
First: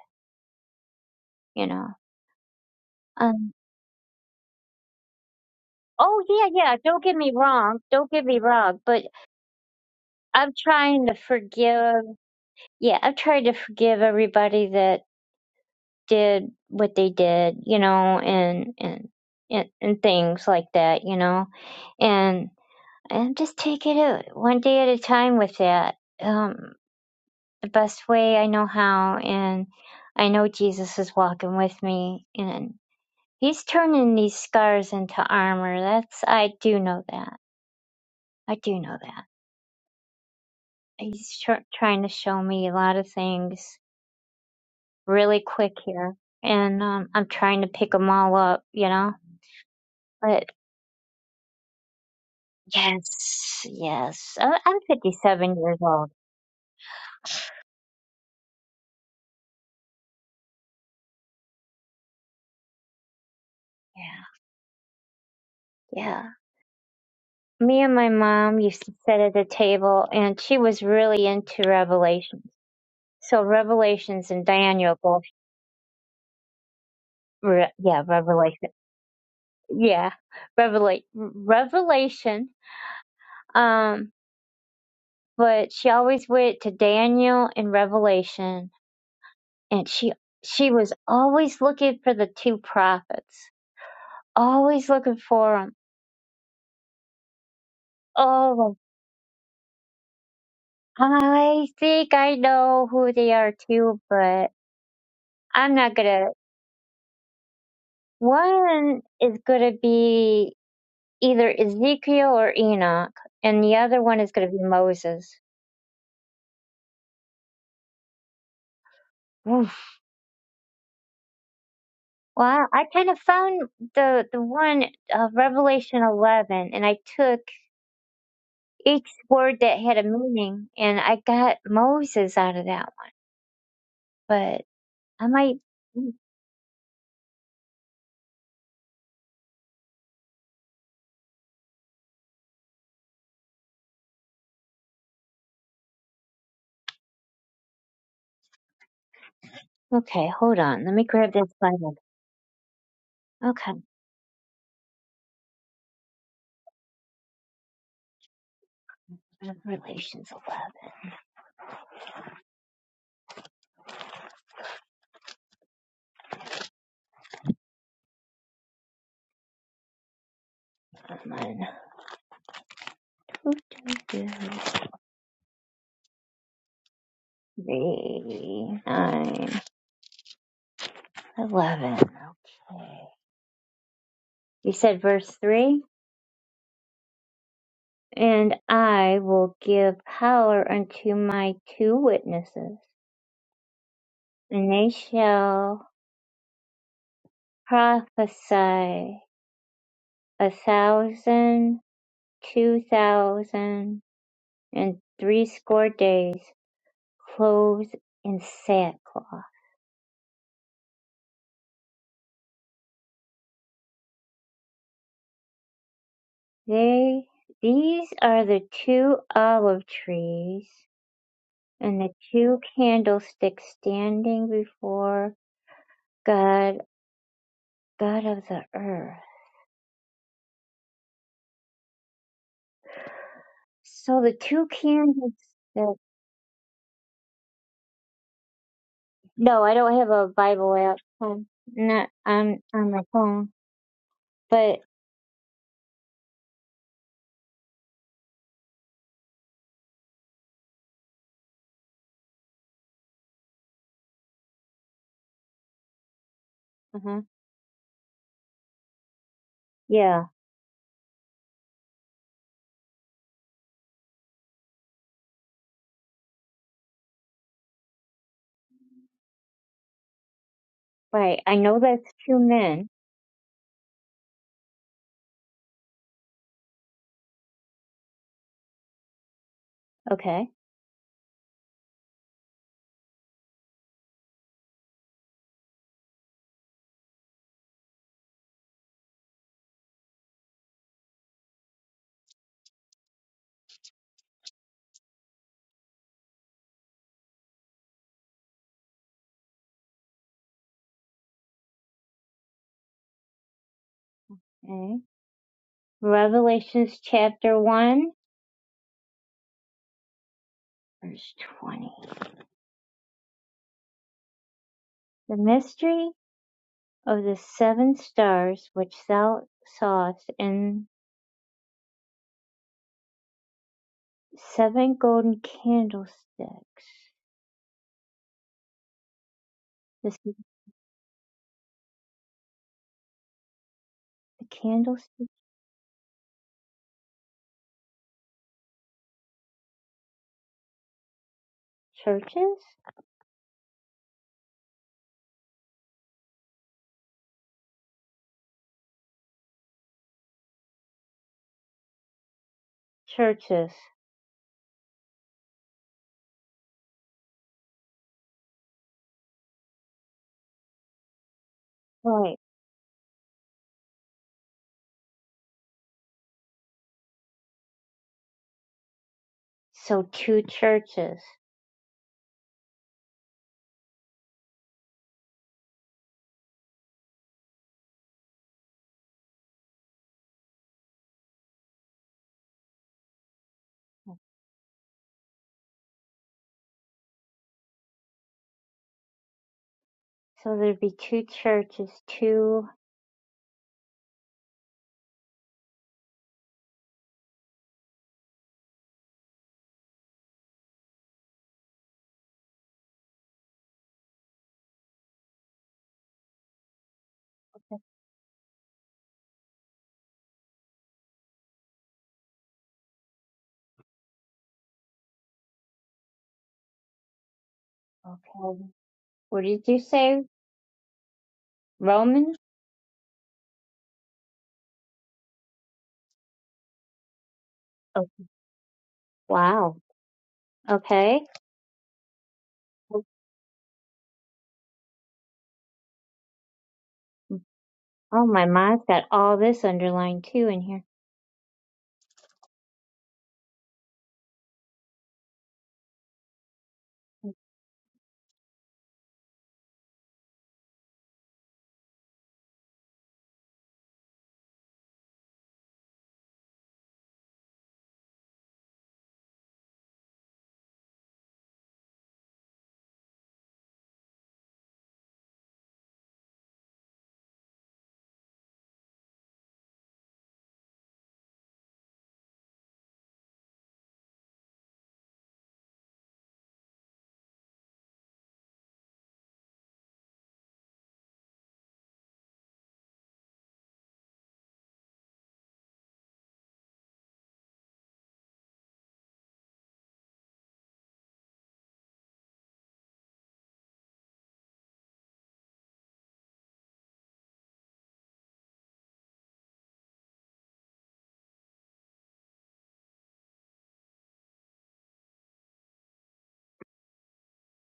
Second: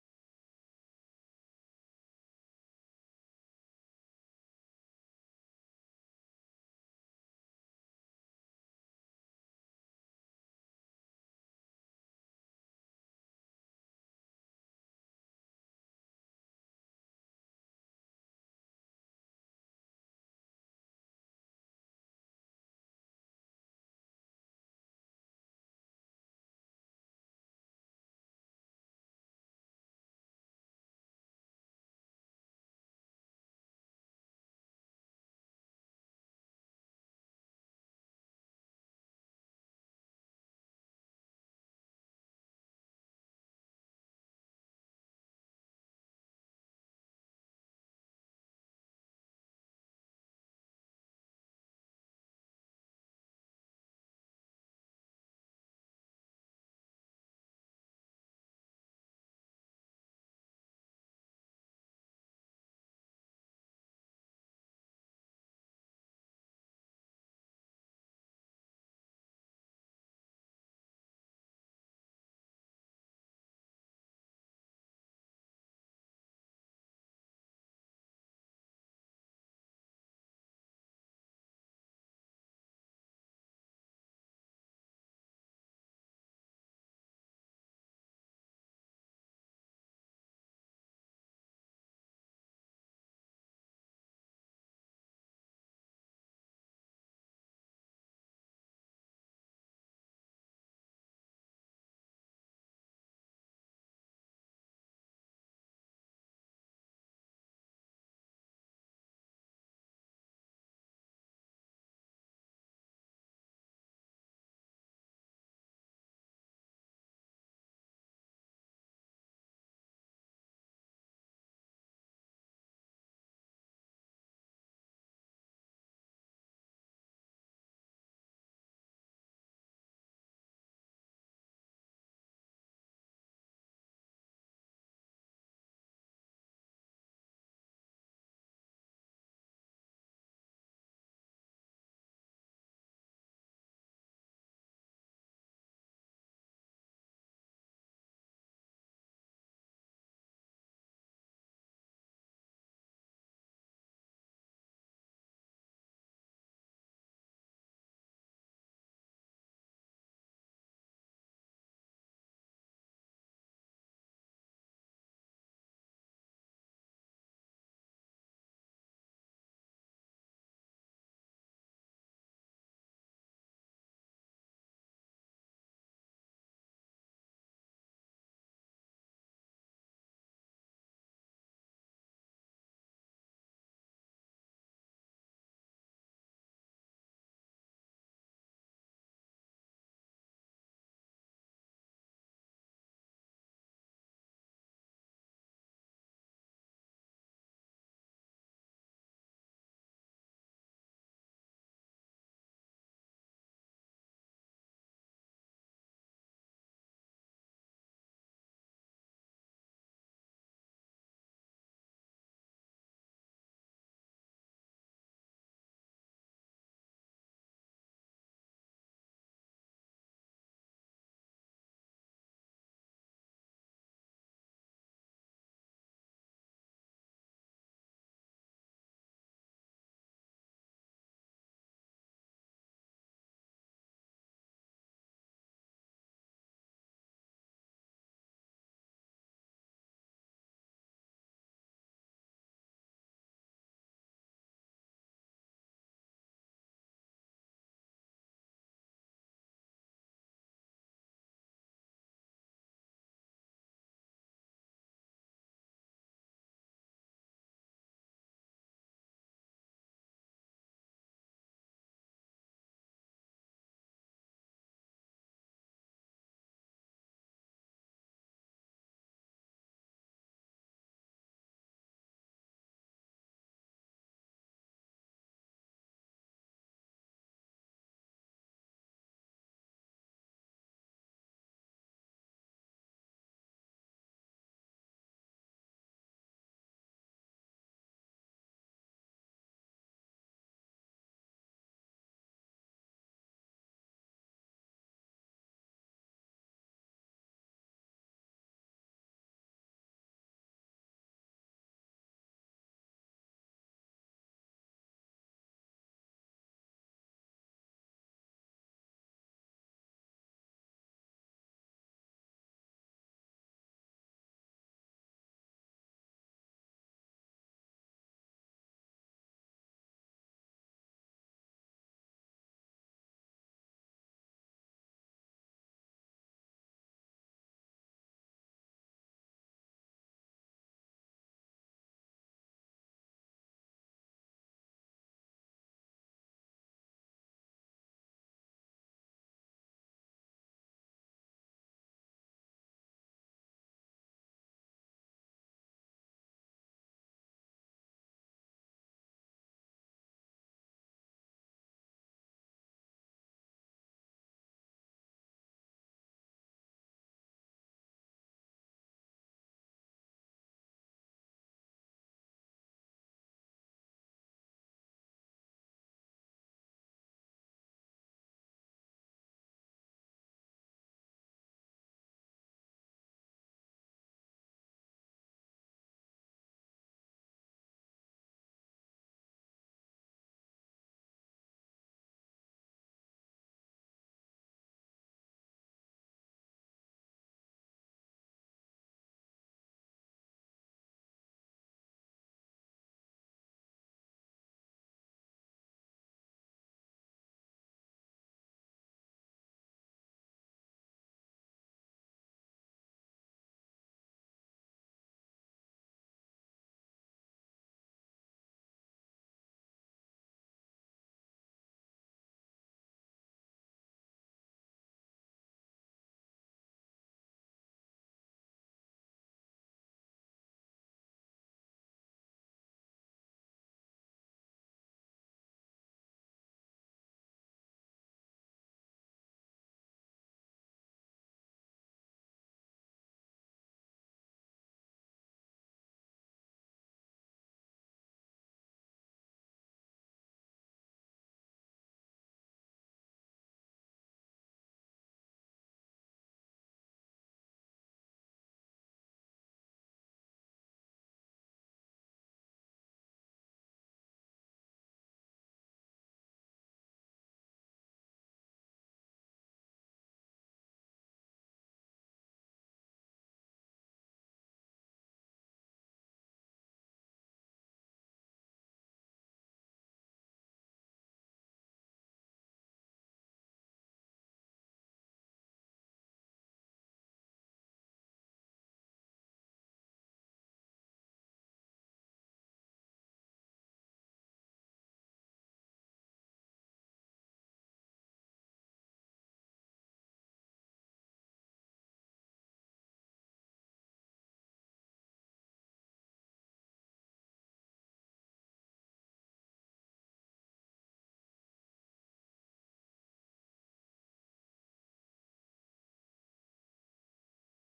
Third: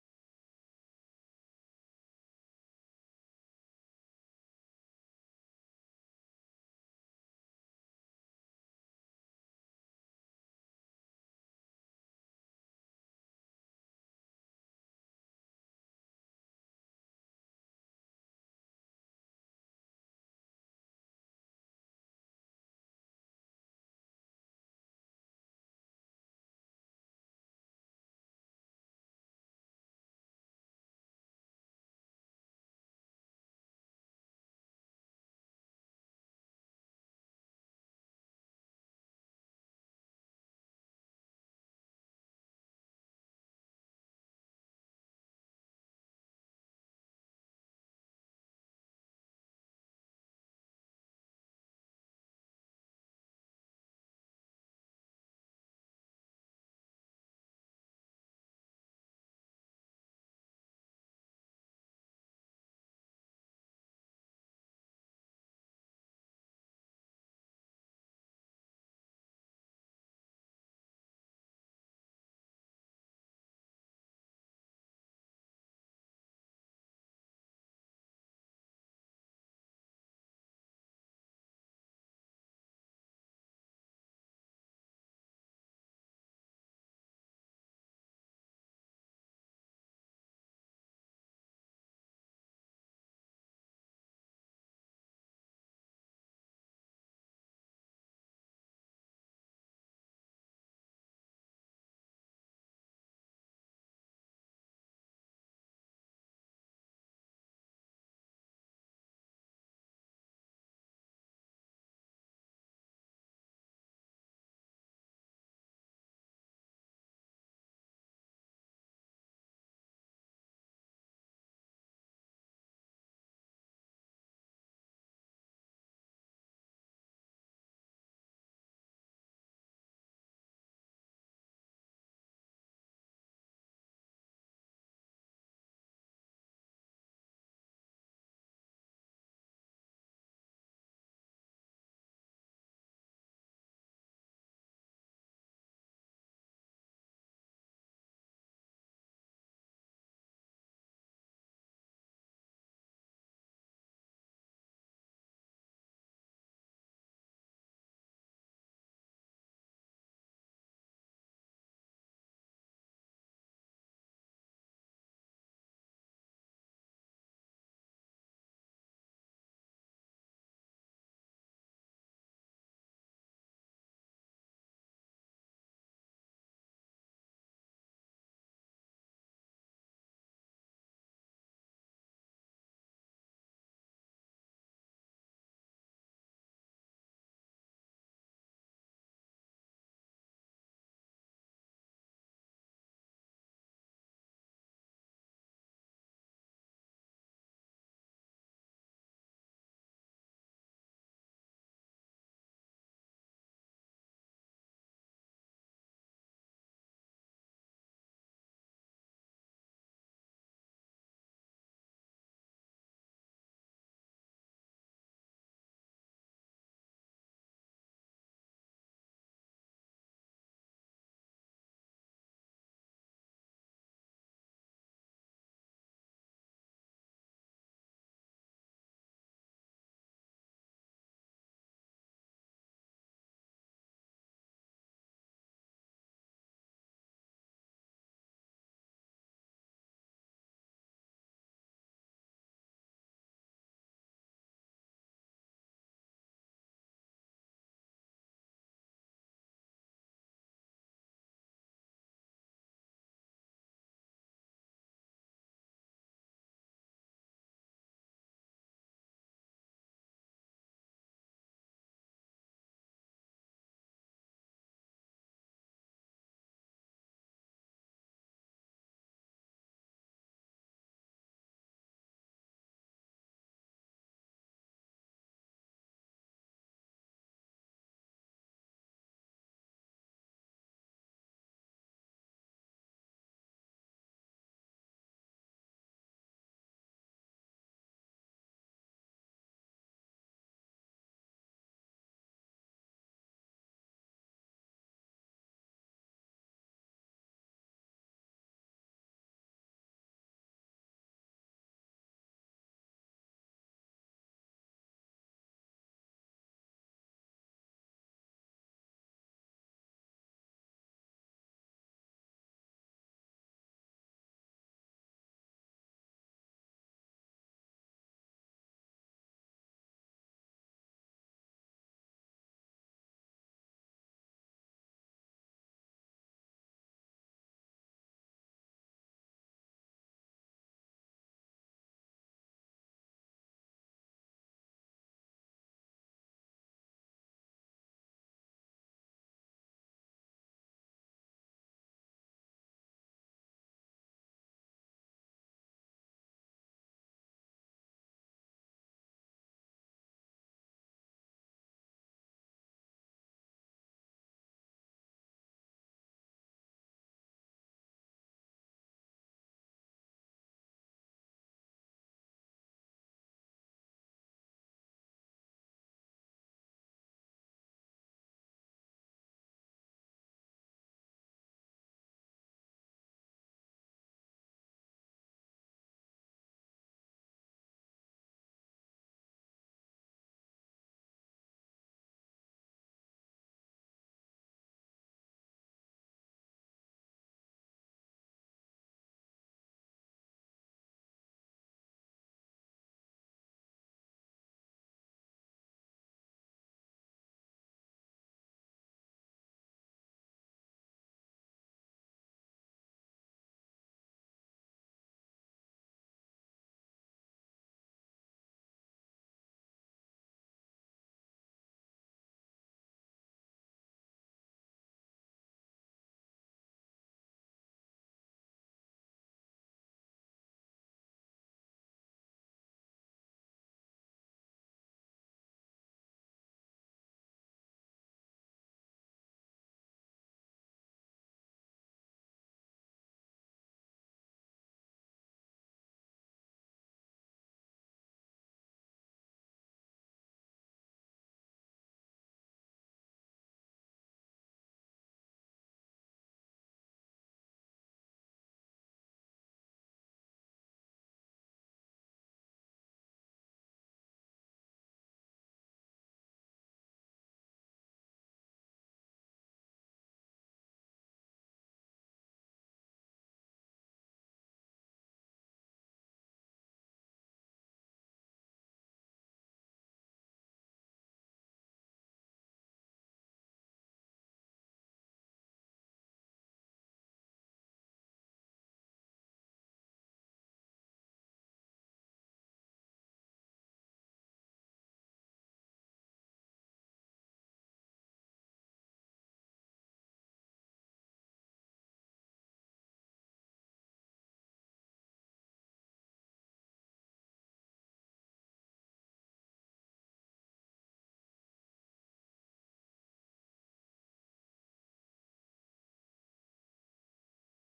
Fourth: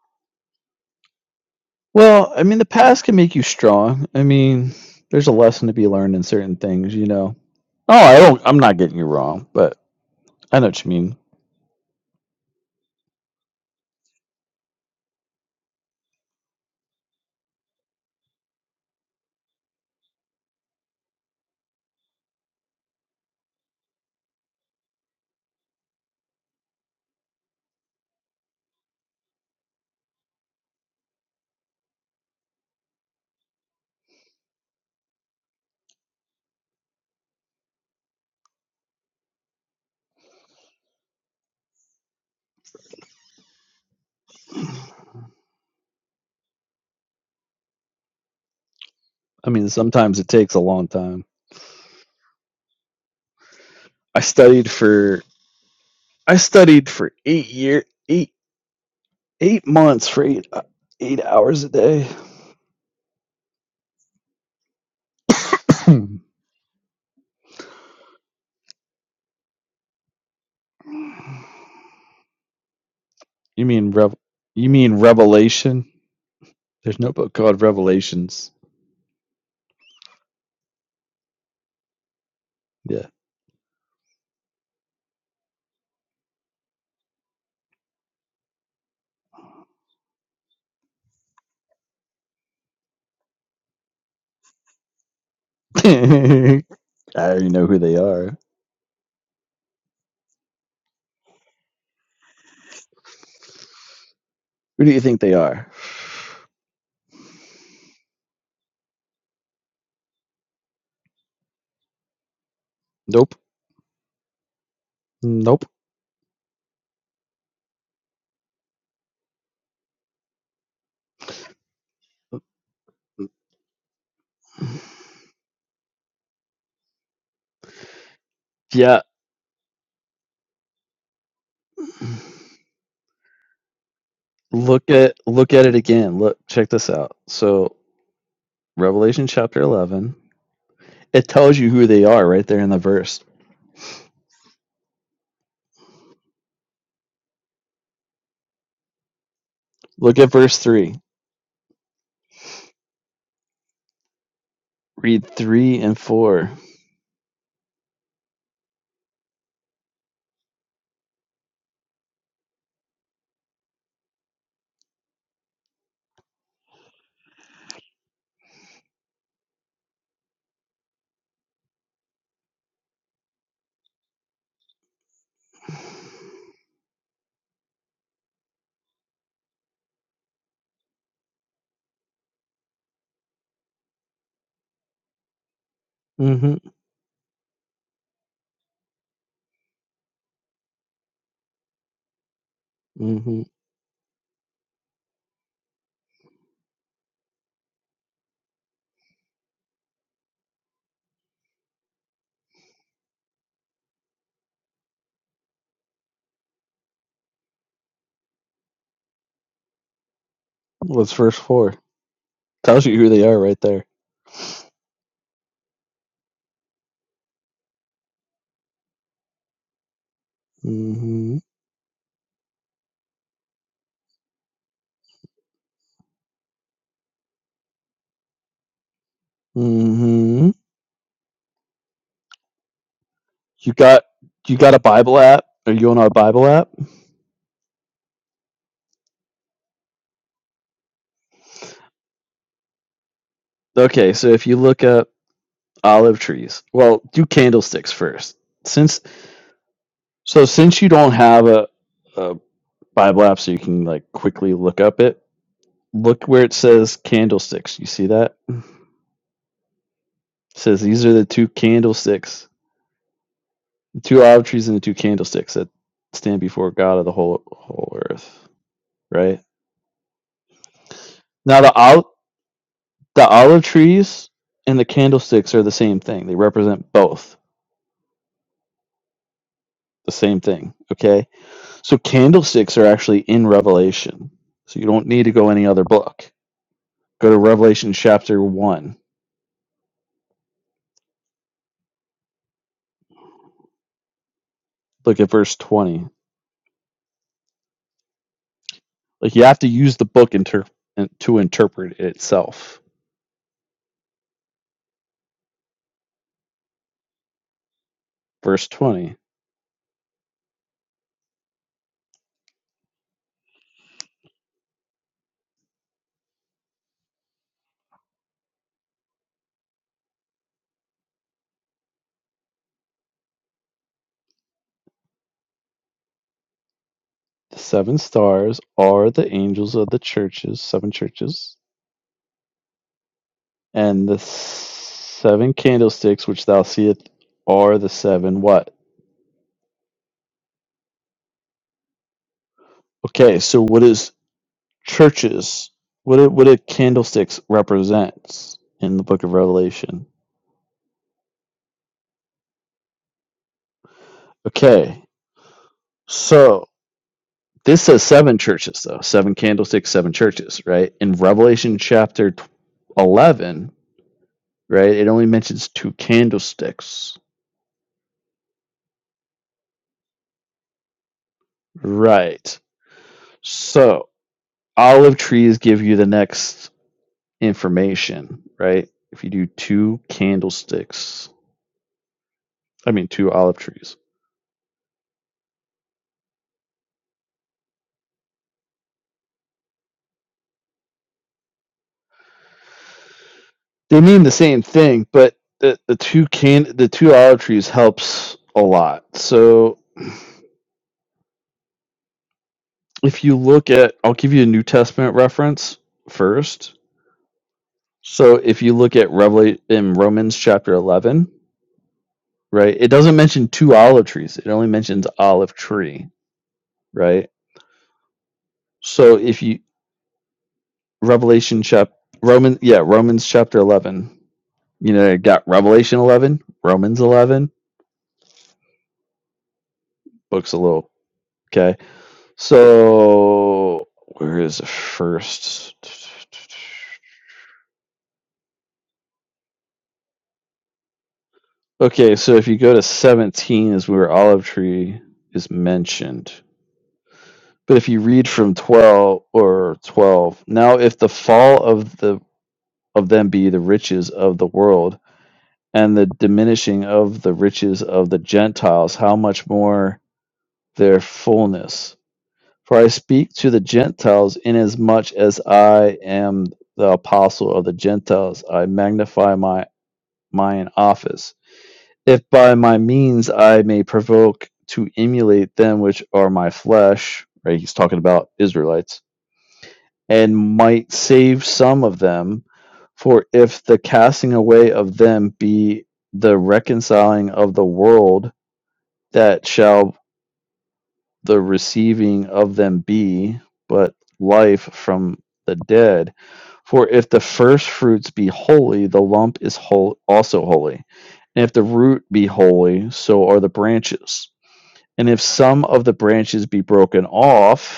you know. Well, I mean the past can make you Um, strong. I mean, there's a lesson to be learned in oh, yeah, certain yeah. things, Don't you get me know. wrong. Oh, Don't I get me don't I'm not wrong. getting you But wrong, but I'm I know what you trying to mean. forgive. Yeah, I'm trying to forgive everybody that did what they did, you know, and and and, and things like that, you know, and and just take it out one day at a time with that. Um, the best way I know how, and I know Jesus is walking with me, and He's turning these scars into armor. That's I do know that. I do know that. He's tr- trying to show me a lot of things really quick here, and um, I'm trying to pick them all up, you know. I mean, sometimes it but. takes a long time. Yes, I yes. I- studied I'm for 57 years old. I studied for eight year eight eight months for eight uh, eight hours a day. Yeah, you yeah. Me and my mom used to sit at the table, and she was really into Revelations. So mean rev? Revelations and You mean Daniel both, Revelation? There's no book called re- yeah, Revelations. Revelation, yeah, Revelate, Revelation. Yeah, Um, but she always went to Daniel and Revelation, and she she was always looking for the two prophets, always looking for them. I already know who they are. I think I know who they are too, but Who do you think they are? I'm not gonna. One is gonna be either Ezekiel or Enoch, Nope. and the other one is gonna be Moses. Nope. Oof. Well, I kind of found the the one uh, Revelation 11, and I took Yeah. each word that had a meaning, and I got Moses out of that one. But Look at I look might. at it mm, again. Look, check this out. So Revelation chapter eleven. It tells you who they are right there in the verse. Look Okay, at verse hold on. Let three. me grab this Bible. Okay, Read three and 4 Revelations 11. Two, three, nine, eleven. Okay. You said verse three, Mm-hmm. and I will give power unto my two witnesses, Mm-hmm. and they shall prophesy a thousand, two thousand, and threescore days, clothed in sackcloth. What's first four? Tells you who they are right there. They, these are the two olive trees Mm-hmm. and the two candlesticks standing before God, God of the earth. Mm-hmm. You got So the you two got a Bible app? Are you candlesticks. on a Bible app? No, I don't have a Bible app. Um, not on on my phone, Okay, so if you but look up olive trees, well, do candlesticks first. Since so since you don't have a, a Bible app so you can like quickly look up it, look where it says uh candlesticks. You see that? yeah, It says these are the two candlesticks The two olive trees and the two candlesticks that stand before God of the whole whole earth. Right right. I now, the know olive that's two men. the olive trees and the candlesticks are the same thing. They represent both the same Okay. thing. Okay, so candlesticks are actually in Revelation, so you don't need to go any other book. Go to Revelation chapter one. Look at verse twenty. Like you have to use the book inter- to interpret it itself. okay. Revelations chapter one, Verse twenty. verse twenty. The mystery of the seven stars which thou sawest, and seven golden candlesticks The seven stars are the angels of the This is churches, seven churches, and the the Candlestick seven candlesticks which thou seest are the seven what? churches? Okay, so what is churches? What do, what do candlesticks represents in the book of Revelation? Churches. Okay, so This says seven churches, though seven candlesticks, seven churches, right? In Revelation chapter Right. 11, right, it only mentions two candlesticks, So two churches. right? So, olive trees give you the next information, right? If you do two candlesticks, I mean, two olive trees, So there'd be two churches, two. they mean the same thing, but the, the two can the two olive trees helps a lot. So, if you look at, I'll give you a New Testament reference first So if you look at Revelation in Romans chapter 11, right? It doesn't mention two olive trees. It only mentions olive tree, right? Okay. So if What you did you say? Revelation chap Roman? Roman yeah, Romans chapter 11. You know, you got Revelation 11, Romans 11, Oh, wow. books a little, Okay. okay? So where is the first Oh, my mind's got all this underlined too in here. Okay, so if you go to 17 is where olive tree is mentioned. But if you read from twelve or twelve, now if the fall of the of them be the riches of the world, and the diminishing of the riches of the Gentiles, how much more their fullness? For I speak to the Gentiles, inasmuch as I am the apostle of the Gentiles, I magnify my mine office, if by my means I may provoke to emulate them which are my flesh. Right, he's talking about Israelites and might save some of them. For if the casting away of them be the reconciling of the world, that shall the receiving of them be but life from the dead. For if the first fruits be holy, the lump is whole, also holy. And if the root be holy, so are the branches. And if some of the branches be broken off,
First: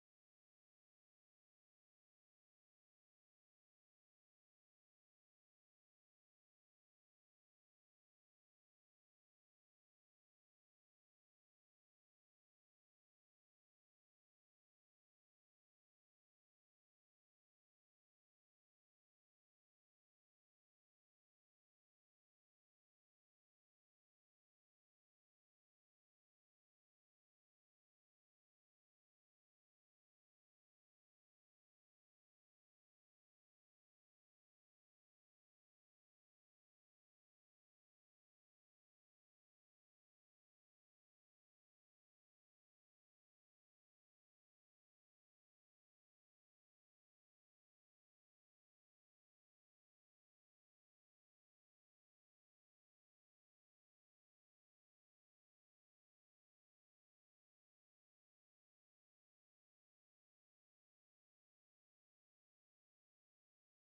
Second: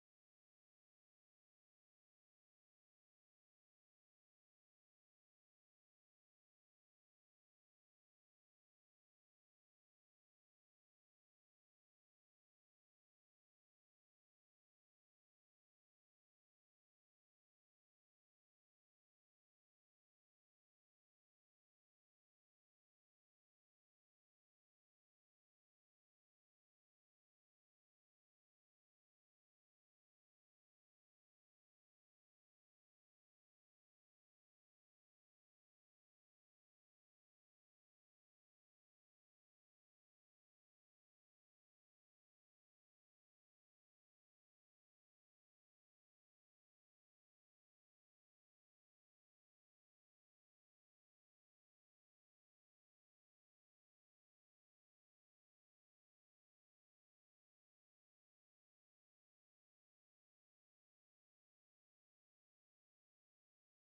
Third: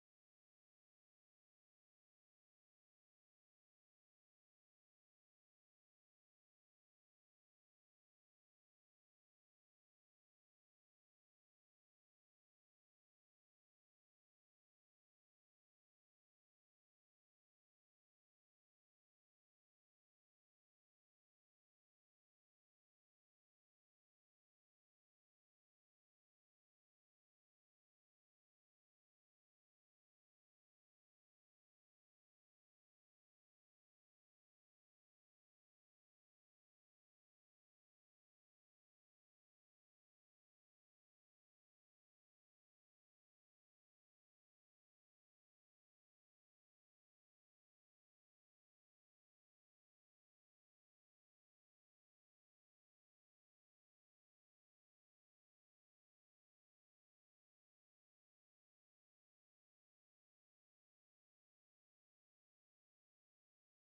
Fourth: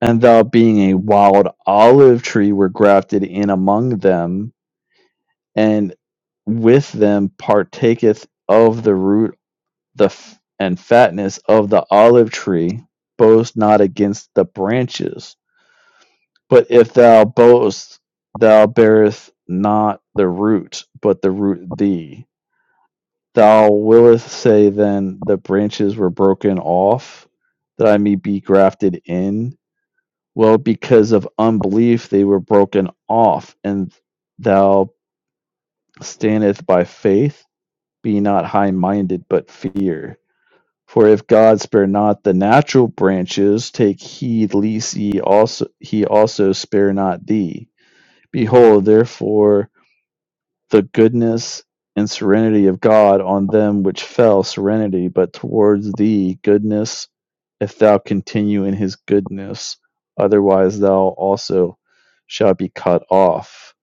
and thou being a wild olive tree were grafted in among them, and with them partaketh of the root the f- and fatness of the olive tree, boast not against the branches. But if thou boast, thou bearest not the root, but the root thee. Thou willest say then, the branches were broken off, that I may be grafted in Well, because of unbelief they were broken off, and thou standeth by faith. Be not high minded, but fear. For if God spare not the natural branches, take heed lest ye also he also spare not thee. Behold, therefore the goodness and serenity of God on them which fell serenity, but towards thee goodness, if thou continue in his goodness, otherwise thou also shalt be cut off.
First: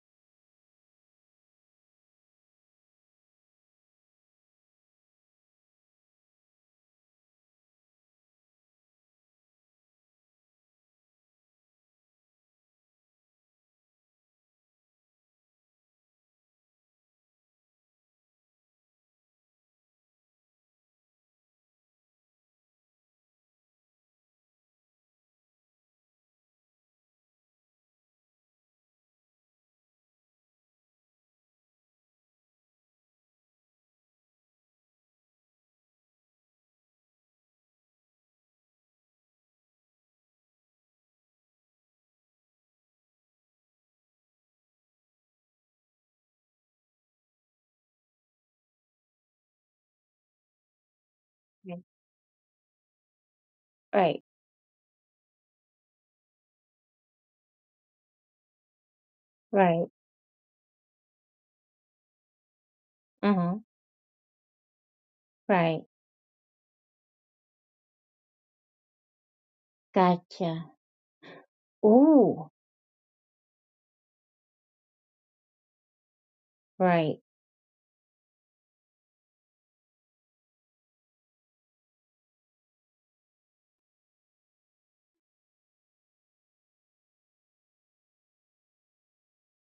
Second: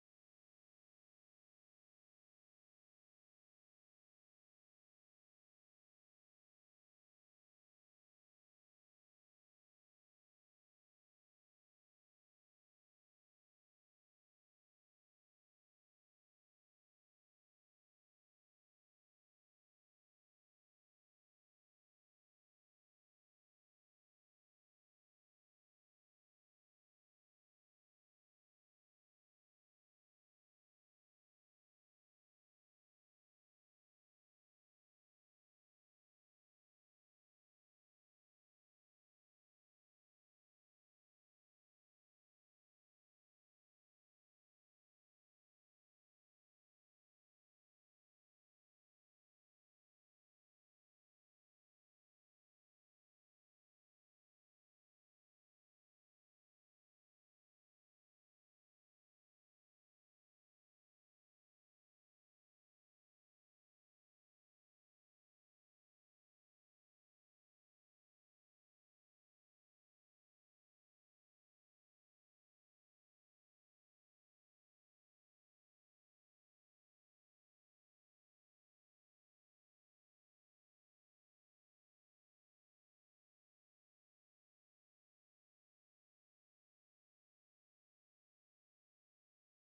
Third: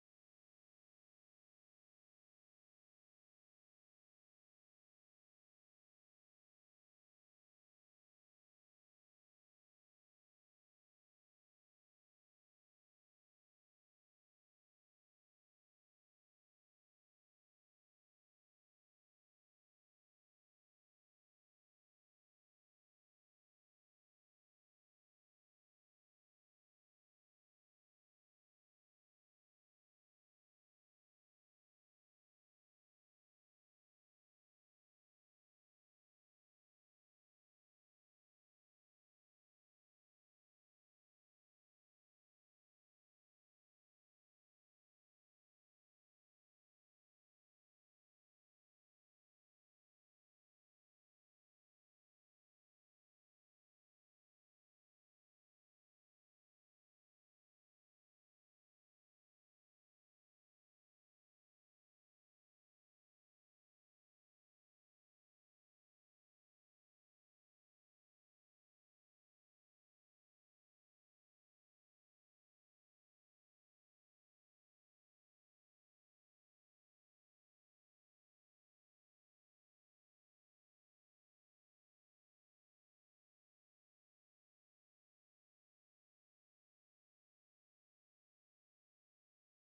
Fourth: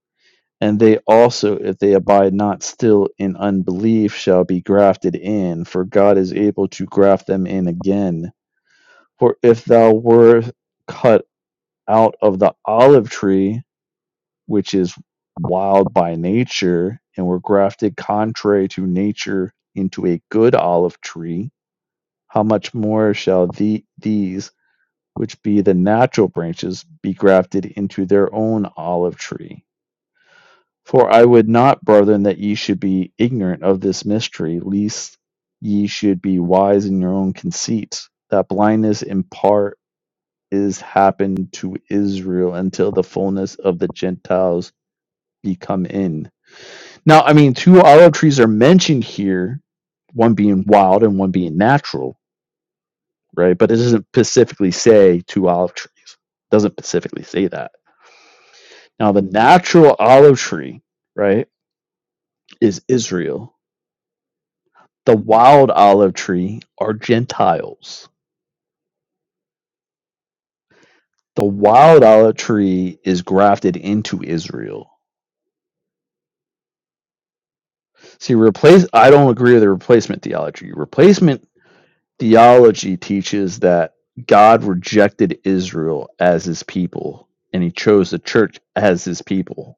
And they also, if they abide not still in unbelief, shall be grafted in, for God is able to graft them in again. For if thou wert cut out of the olive tree, which is wild by nature and were grafted contrary to nature into a good olive tree, how much more shall the, these, which be the natural branches, be grafted into their own olive tree? For I would not, brethren, that ye should be ignorant of this mystery, lest ye should be wise in your own conceit, that blindness in part is happened to Israel until the fullness of the Gentiles be come in Now, I mean, two olive trees are mentioned here, one being wild and one being Right. natural, right? But it doesn't Right. specifically say two olive trees. It doesn't specifically say that. Now, the Right. natural olive tree, right, is Uh huh. Israel. The wild Right. olive tree are Gentiles. Gotcha. The wild olive Ooh. tree is grafted into Israel. Right. See, replace. I don't agree with the replacement theology. Replacement Theology teaches that God rejected Israel as his people, and he chose the church as his people,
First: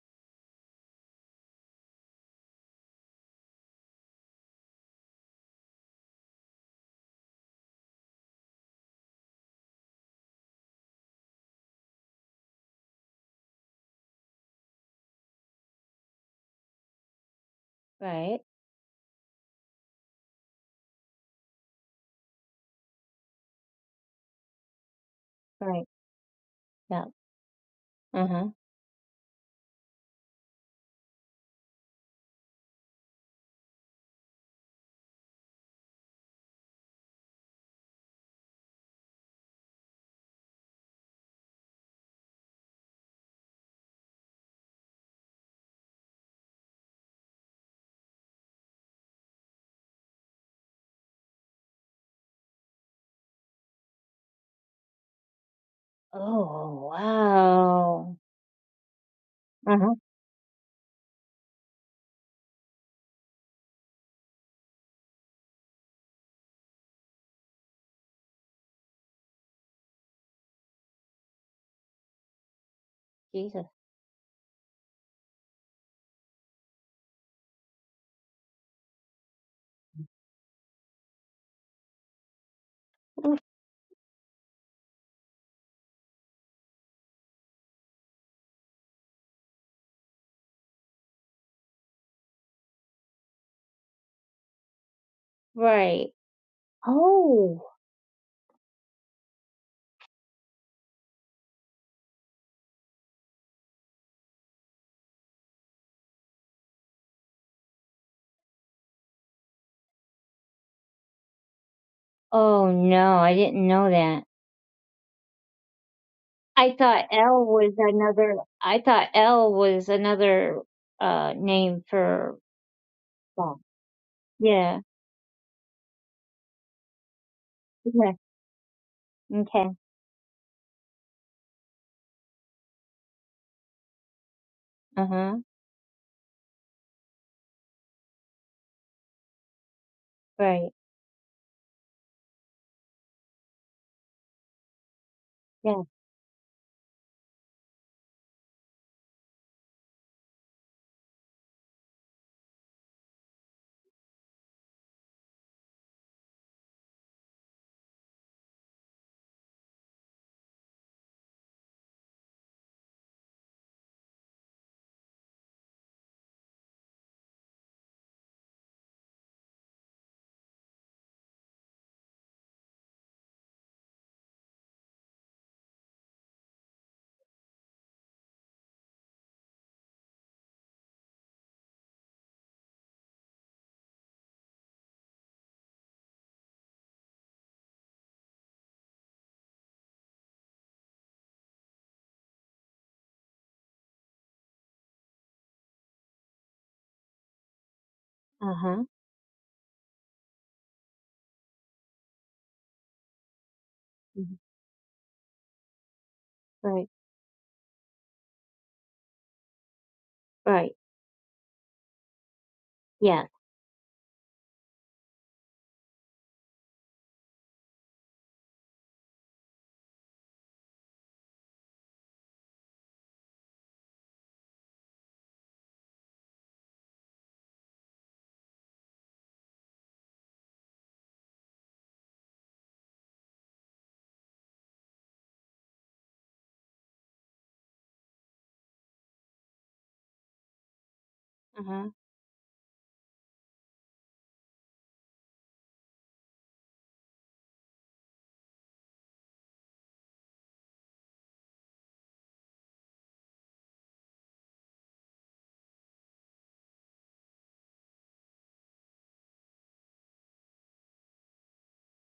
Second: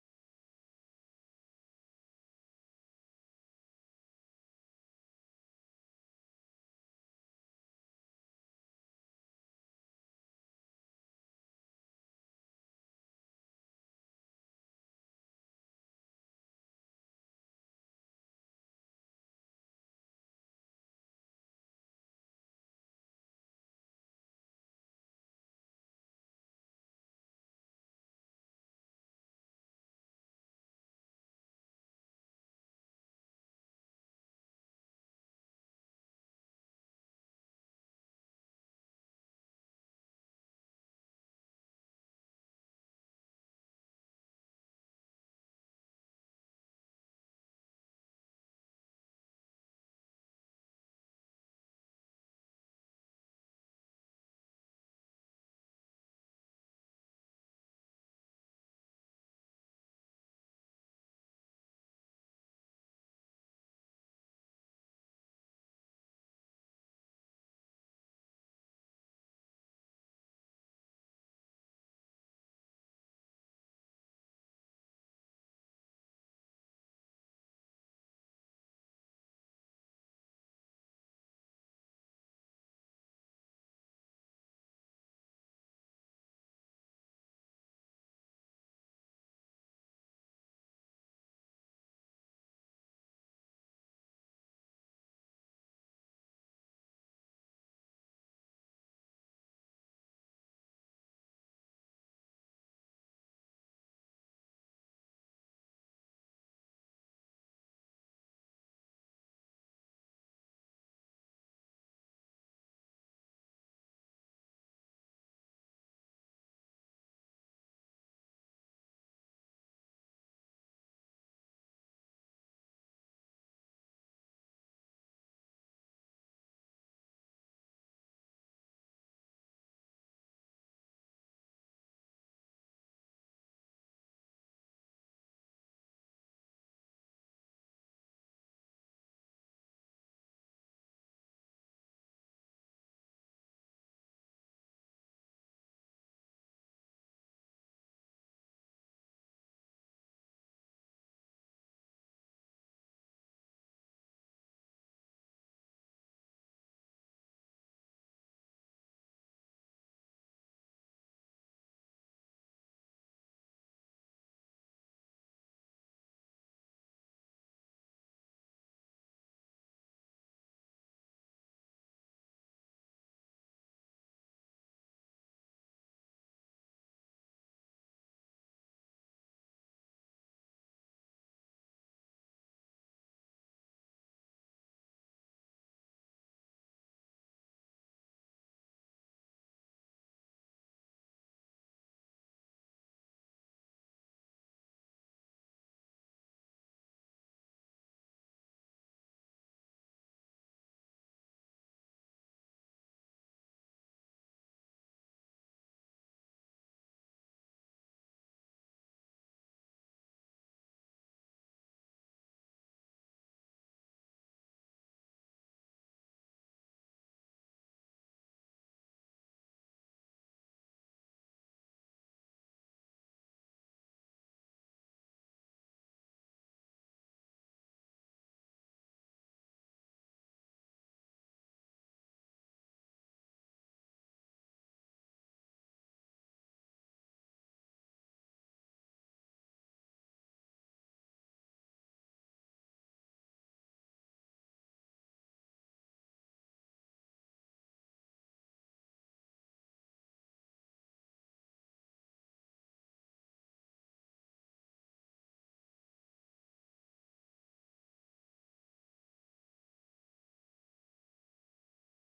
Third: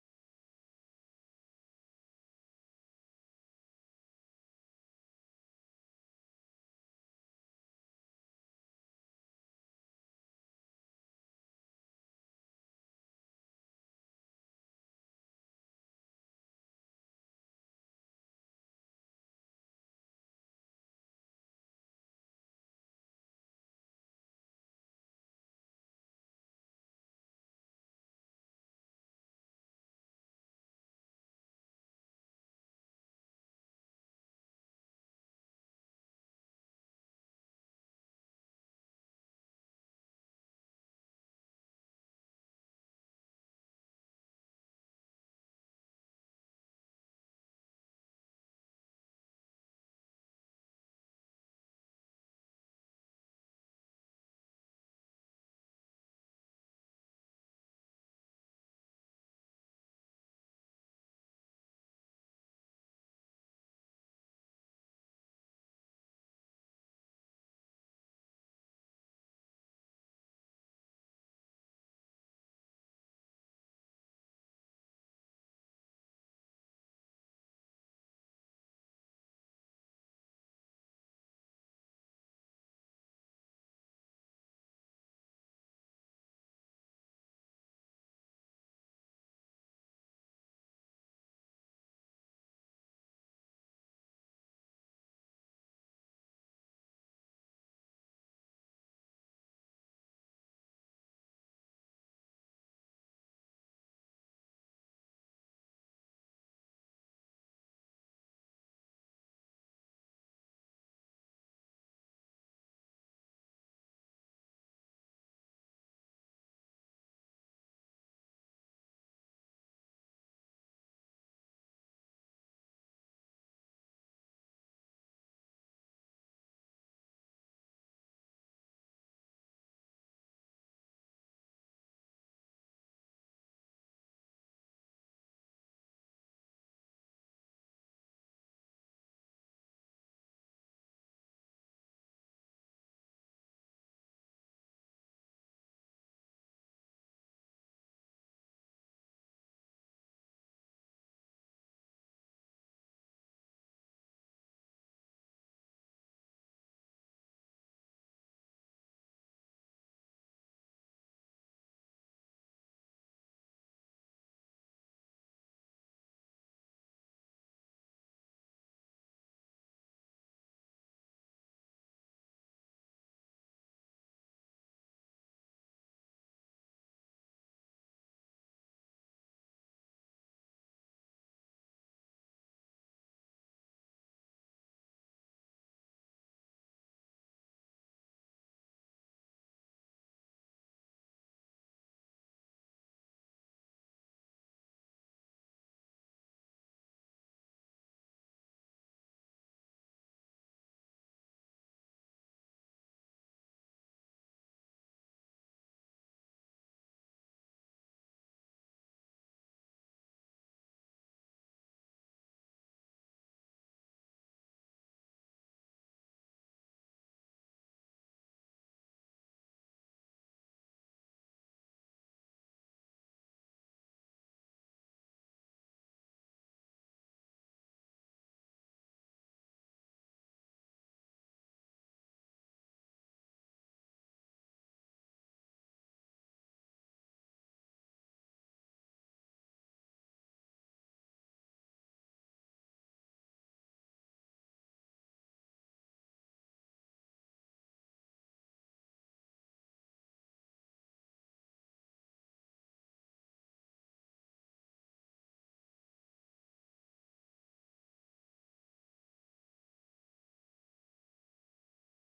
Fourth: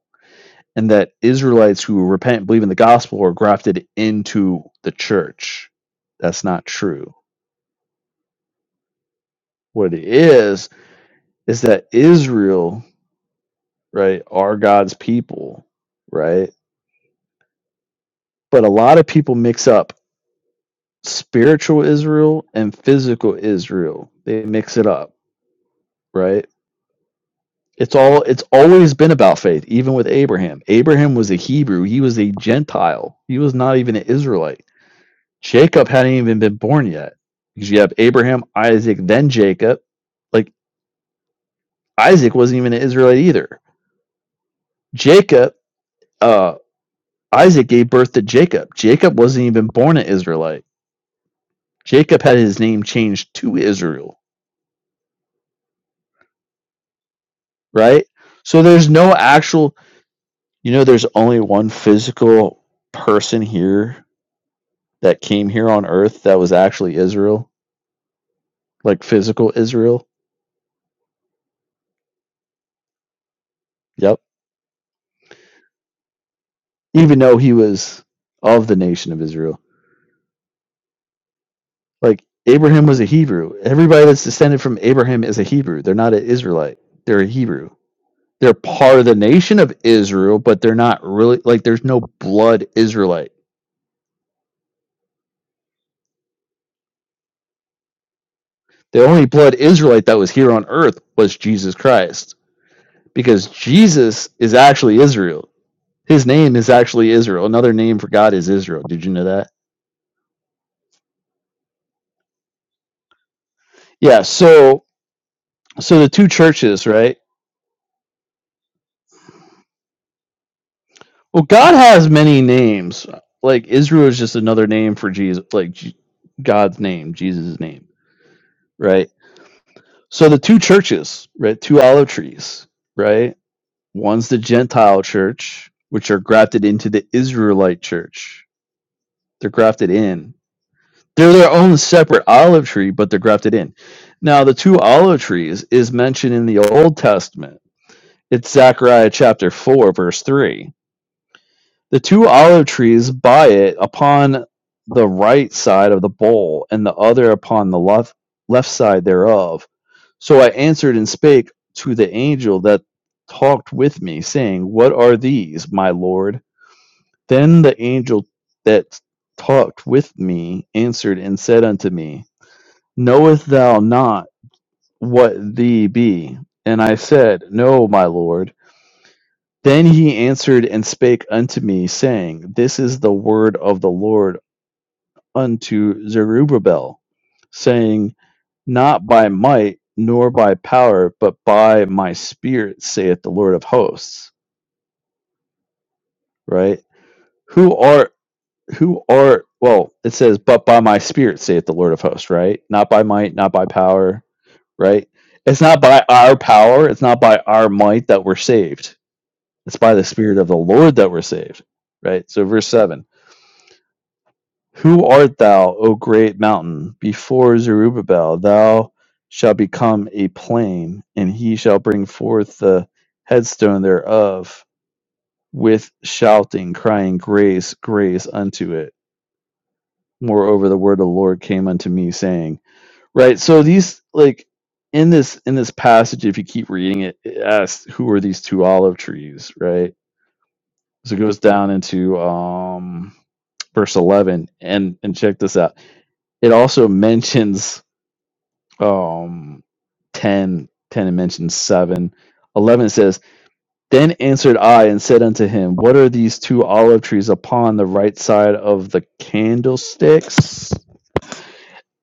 and that Israelites who repent and believe in the gospel are grafted into the church. That's not true. What it is, is that Israel, right, are God's people, right? Right. But a lot of people mix up spiritual Israel and physical Israel. They mix it up, Right. right? Yeah. It's all Uh it's huh. always been about faith, even with Abraham. Abraham was a Hebrew, he was a Gentile. He was not even an Israelite. Jacob hadn't even been born yet. Because you have Abraham, Isaac, then Jacob. Like Isaac wasn't even an Israelite either. Jacob, uh Isaac gave birth to Jacob. Jacob wasn't even born an Israelite. Jacob had his name changed to Israel, Oh, right? wow. So there's no actual Uh huh. you know there's only one physical person here that came here on earth that was actually Israel, like physical Israel. Jesus. Yep. Even though he was of the nation of Israel. Like Abraham was a Oof. Hebrew. Everybody that's descended from Abraham is a Hebrew. They're not an Israelite. They're a Hebrew. They're part of the nation of Israel, but they're not really like there's no blood Israelite. Right. Oh, The only blood Israelite that was here on earth was Jesus Christ because Jesus is actually Israel. His name is actually Israel. Another name for God is Israel. Did you know that? oh no, I didn't know Yeah, that. so so the two I churches, thought right? L was another. I thought L was another uh Well, God name has for many names. God. Like Israel is just another Yeah. name for Jesus, like G- God's name, Jesus' name, Yeah. right? Okay. So the two churches, right? Two olive trees, right? One's the Gentile Uh huh. church, which are grafted into the Israelite church. They're grafted in. Right. They're their own separate olive tree, but they're grafted in. Now, the two olive trees Yeah. is mentioned in the Old Testament. It's Zechariah chapter 4, verse 3 The two olive trees by it, upon the right side of the bowl, and the other upon the left left side thereof. So I answered and spake to the angel that talked with me, saying, What are these, my lord? Then the angel that talked with me answered and said unto me, Knowest thou not what thee be? And I said, No, my lord. Then he answered and spake unto me, saying, This is the word of the Lord unto Zerubbabel, saying, Not by might nor by power, but by my spirit, saith the Lord of hosts. Right? Who are Uh huh. who are well, it says, But by my spirit, saith the Lord of hosts, right? Not by might, not by power, right? It's not by our power, Right. it's not by our might that we're saved. It's by the spirit of the Right. Lord that we're saved. Right? So verse seven. Yeah. Who art thou, O great mountain? Before Zerubbabel, thou shalt become a plain, and he shall bring forth the headstone thereof with shouting, crying, Grace, grace unto it. Moreover, the word of the Lord came unto me, saying, Right. So these like in this in this passage, if you keep reading it, it asks, Who are these two olive trees? Right. So it goes Uh down huh. into um verse eleven, and and check this out. It also mentions um ten, ten, 10 it mentions 7 11 says then answered i and said unto him what are these two olive trees upon the right side of the candlesticks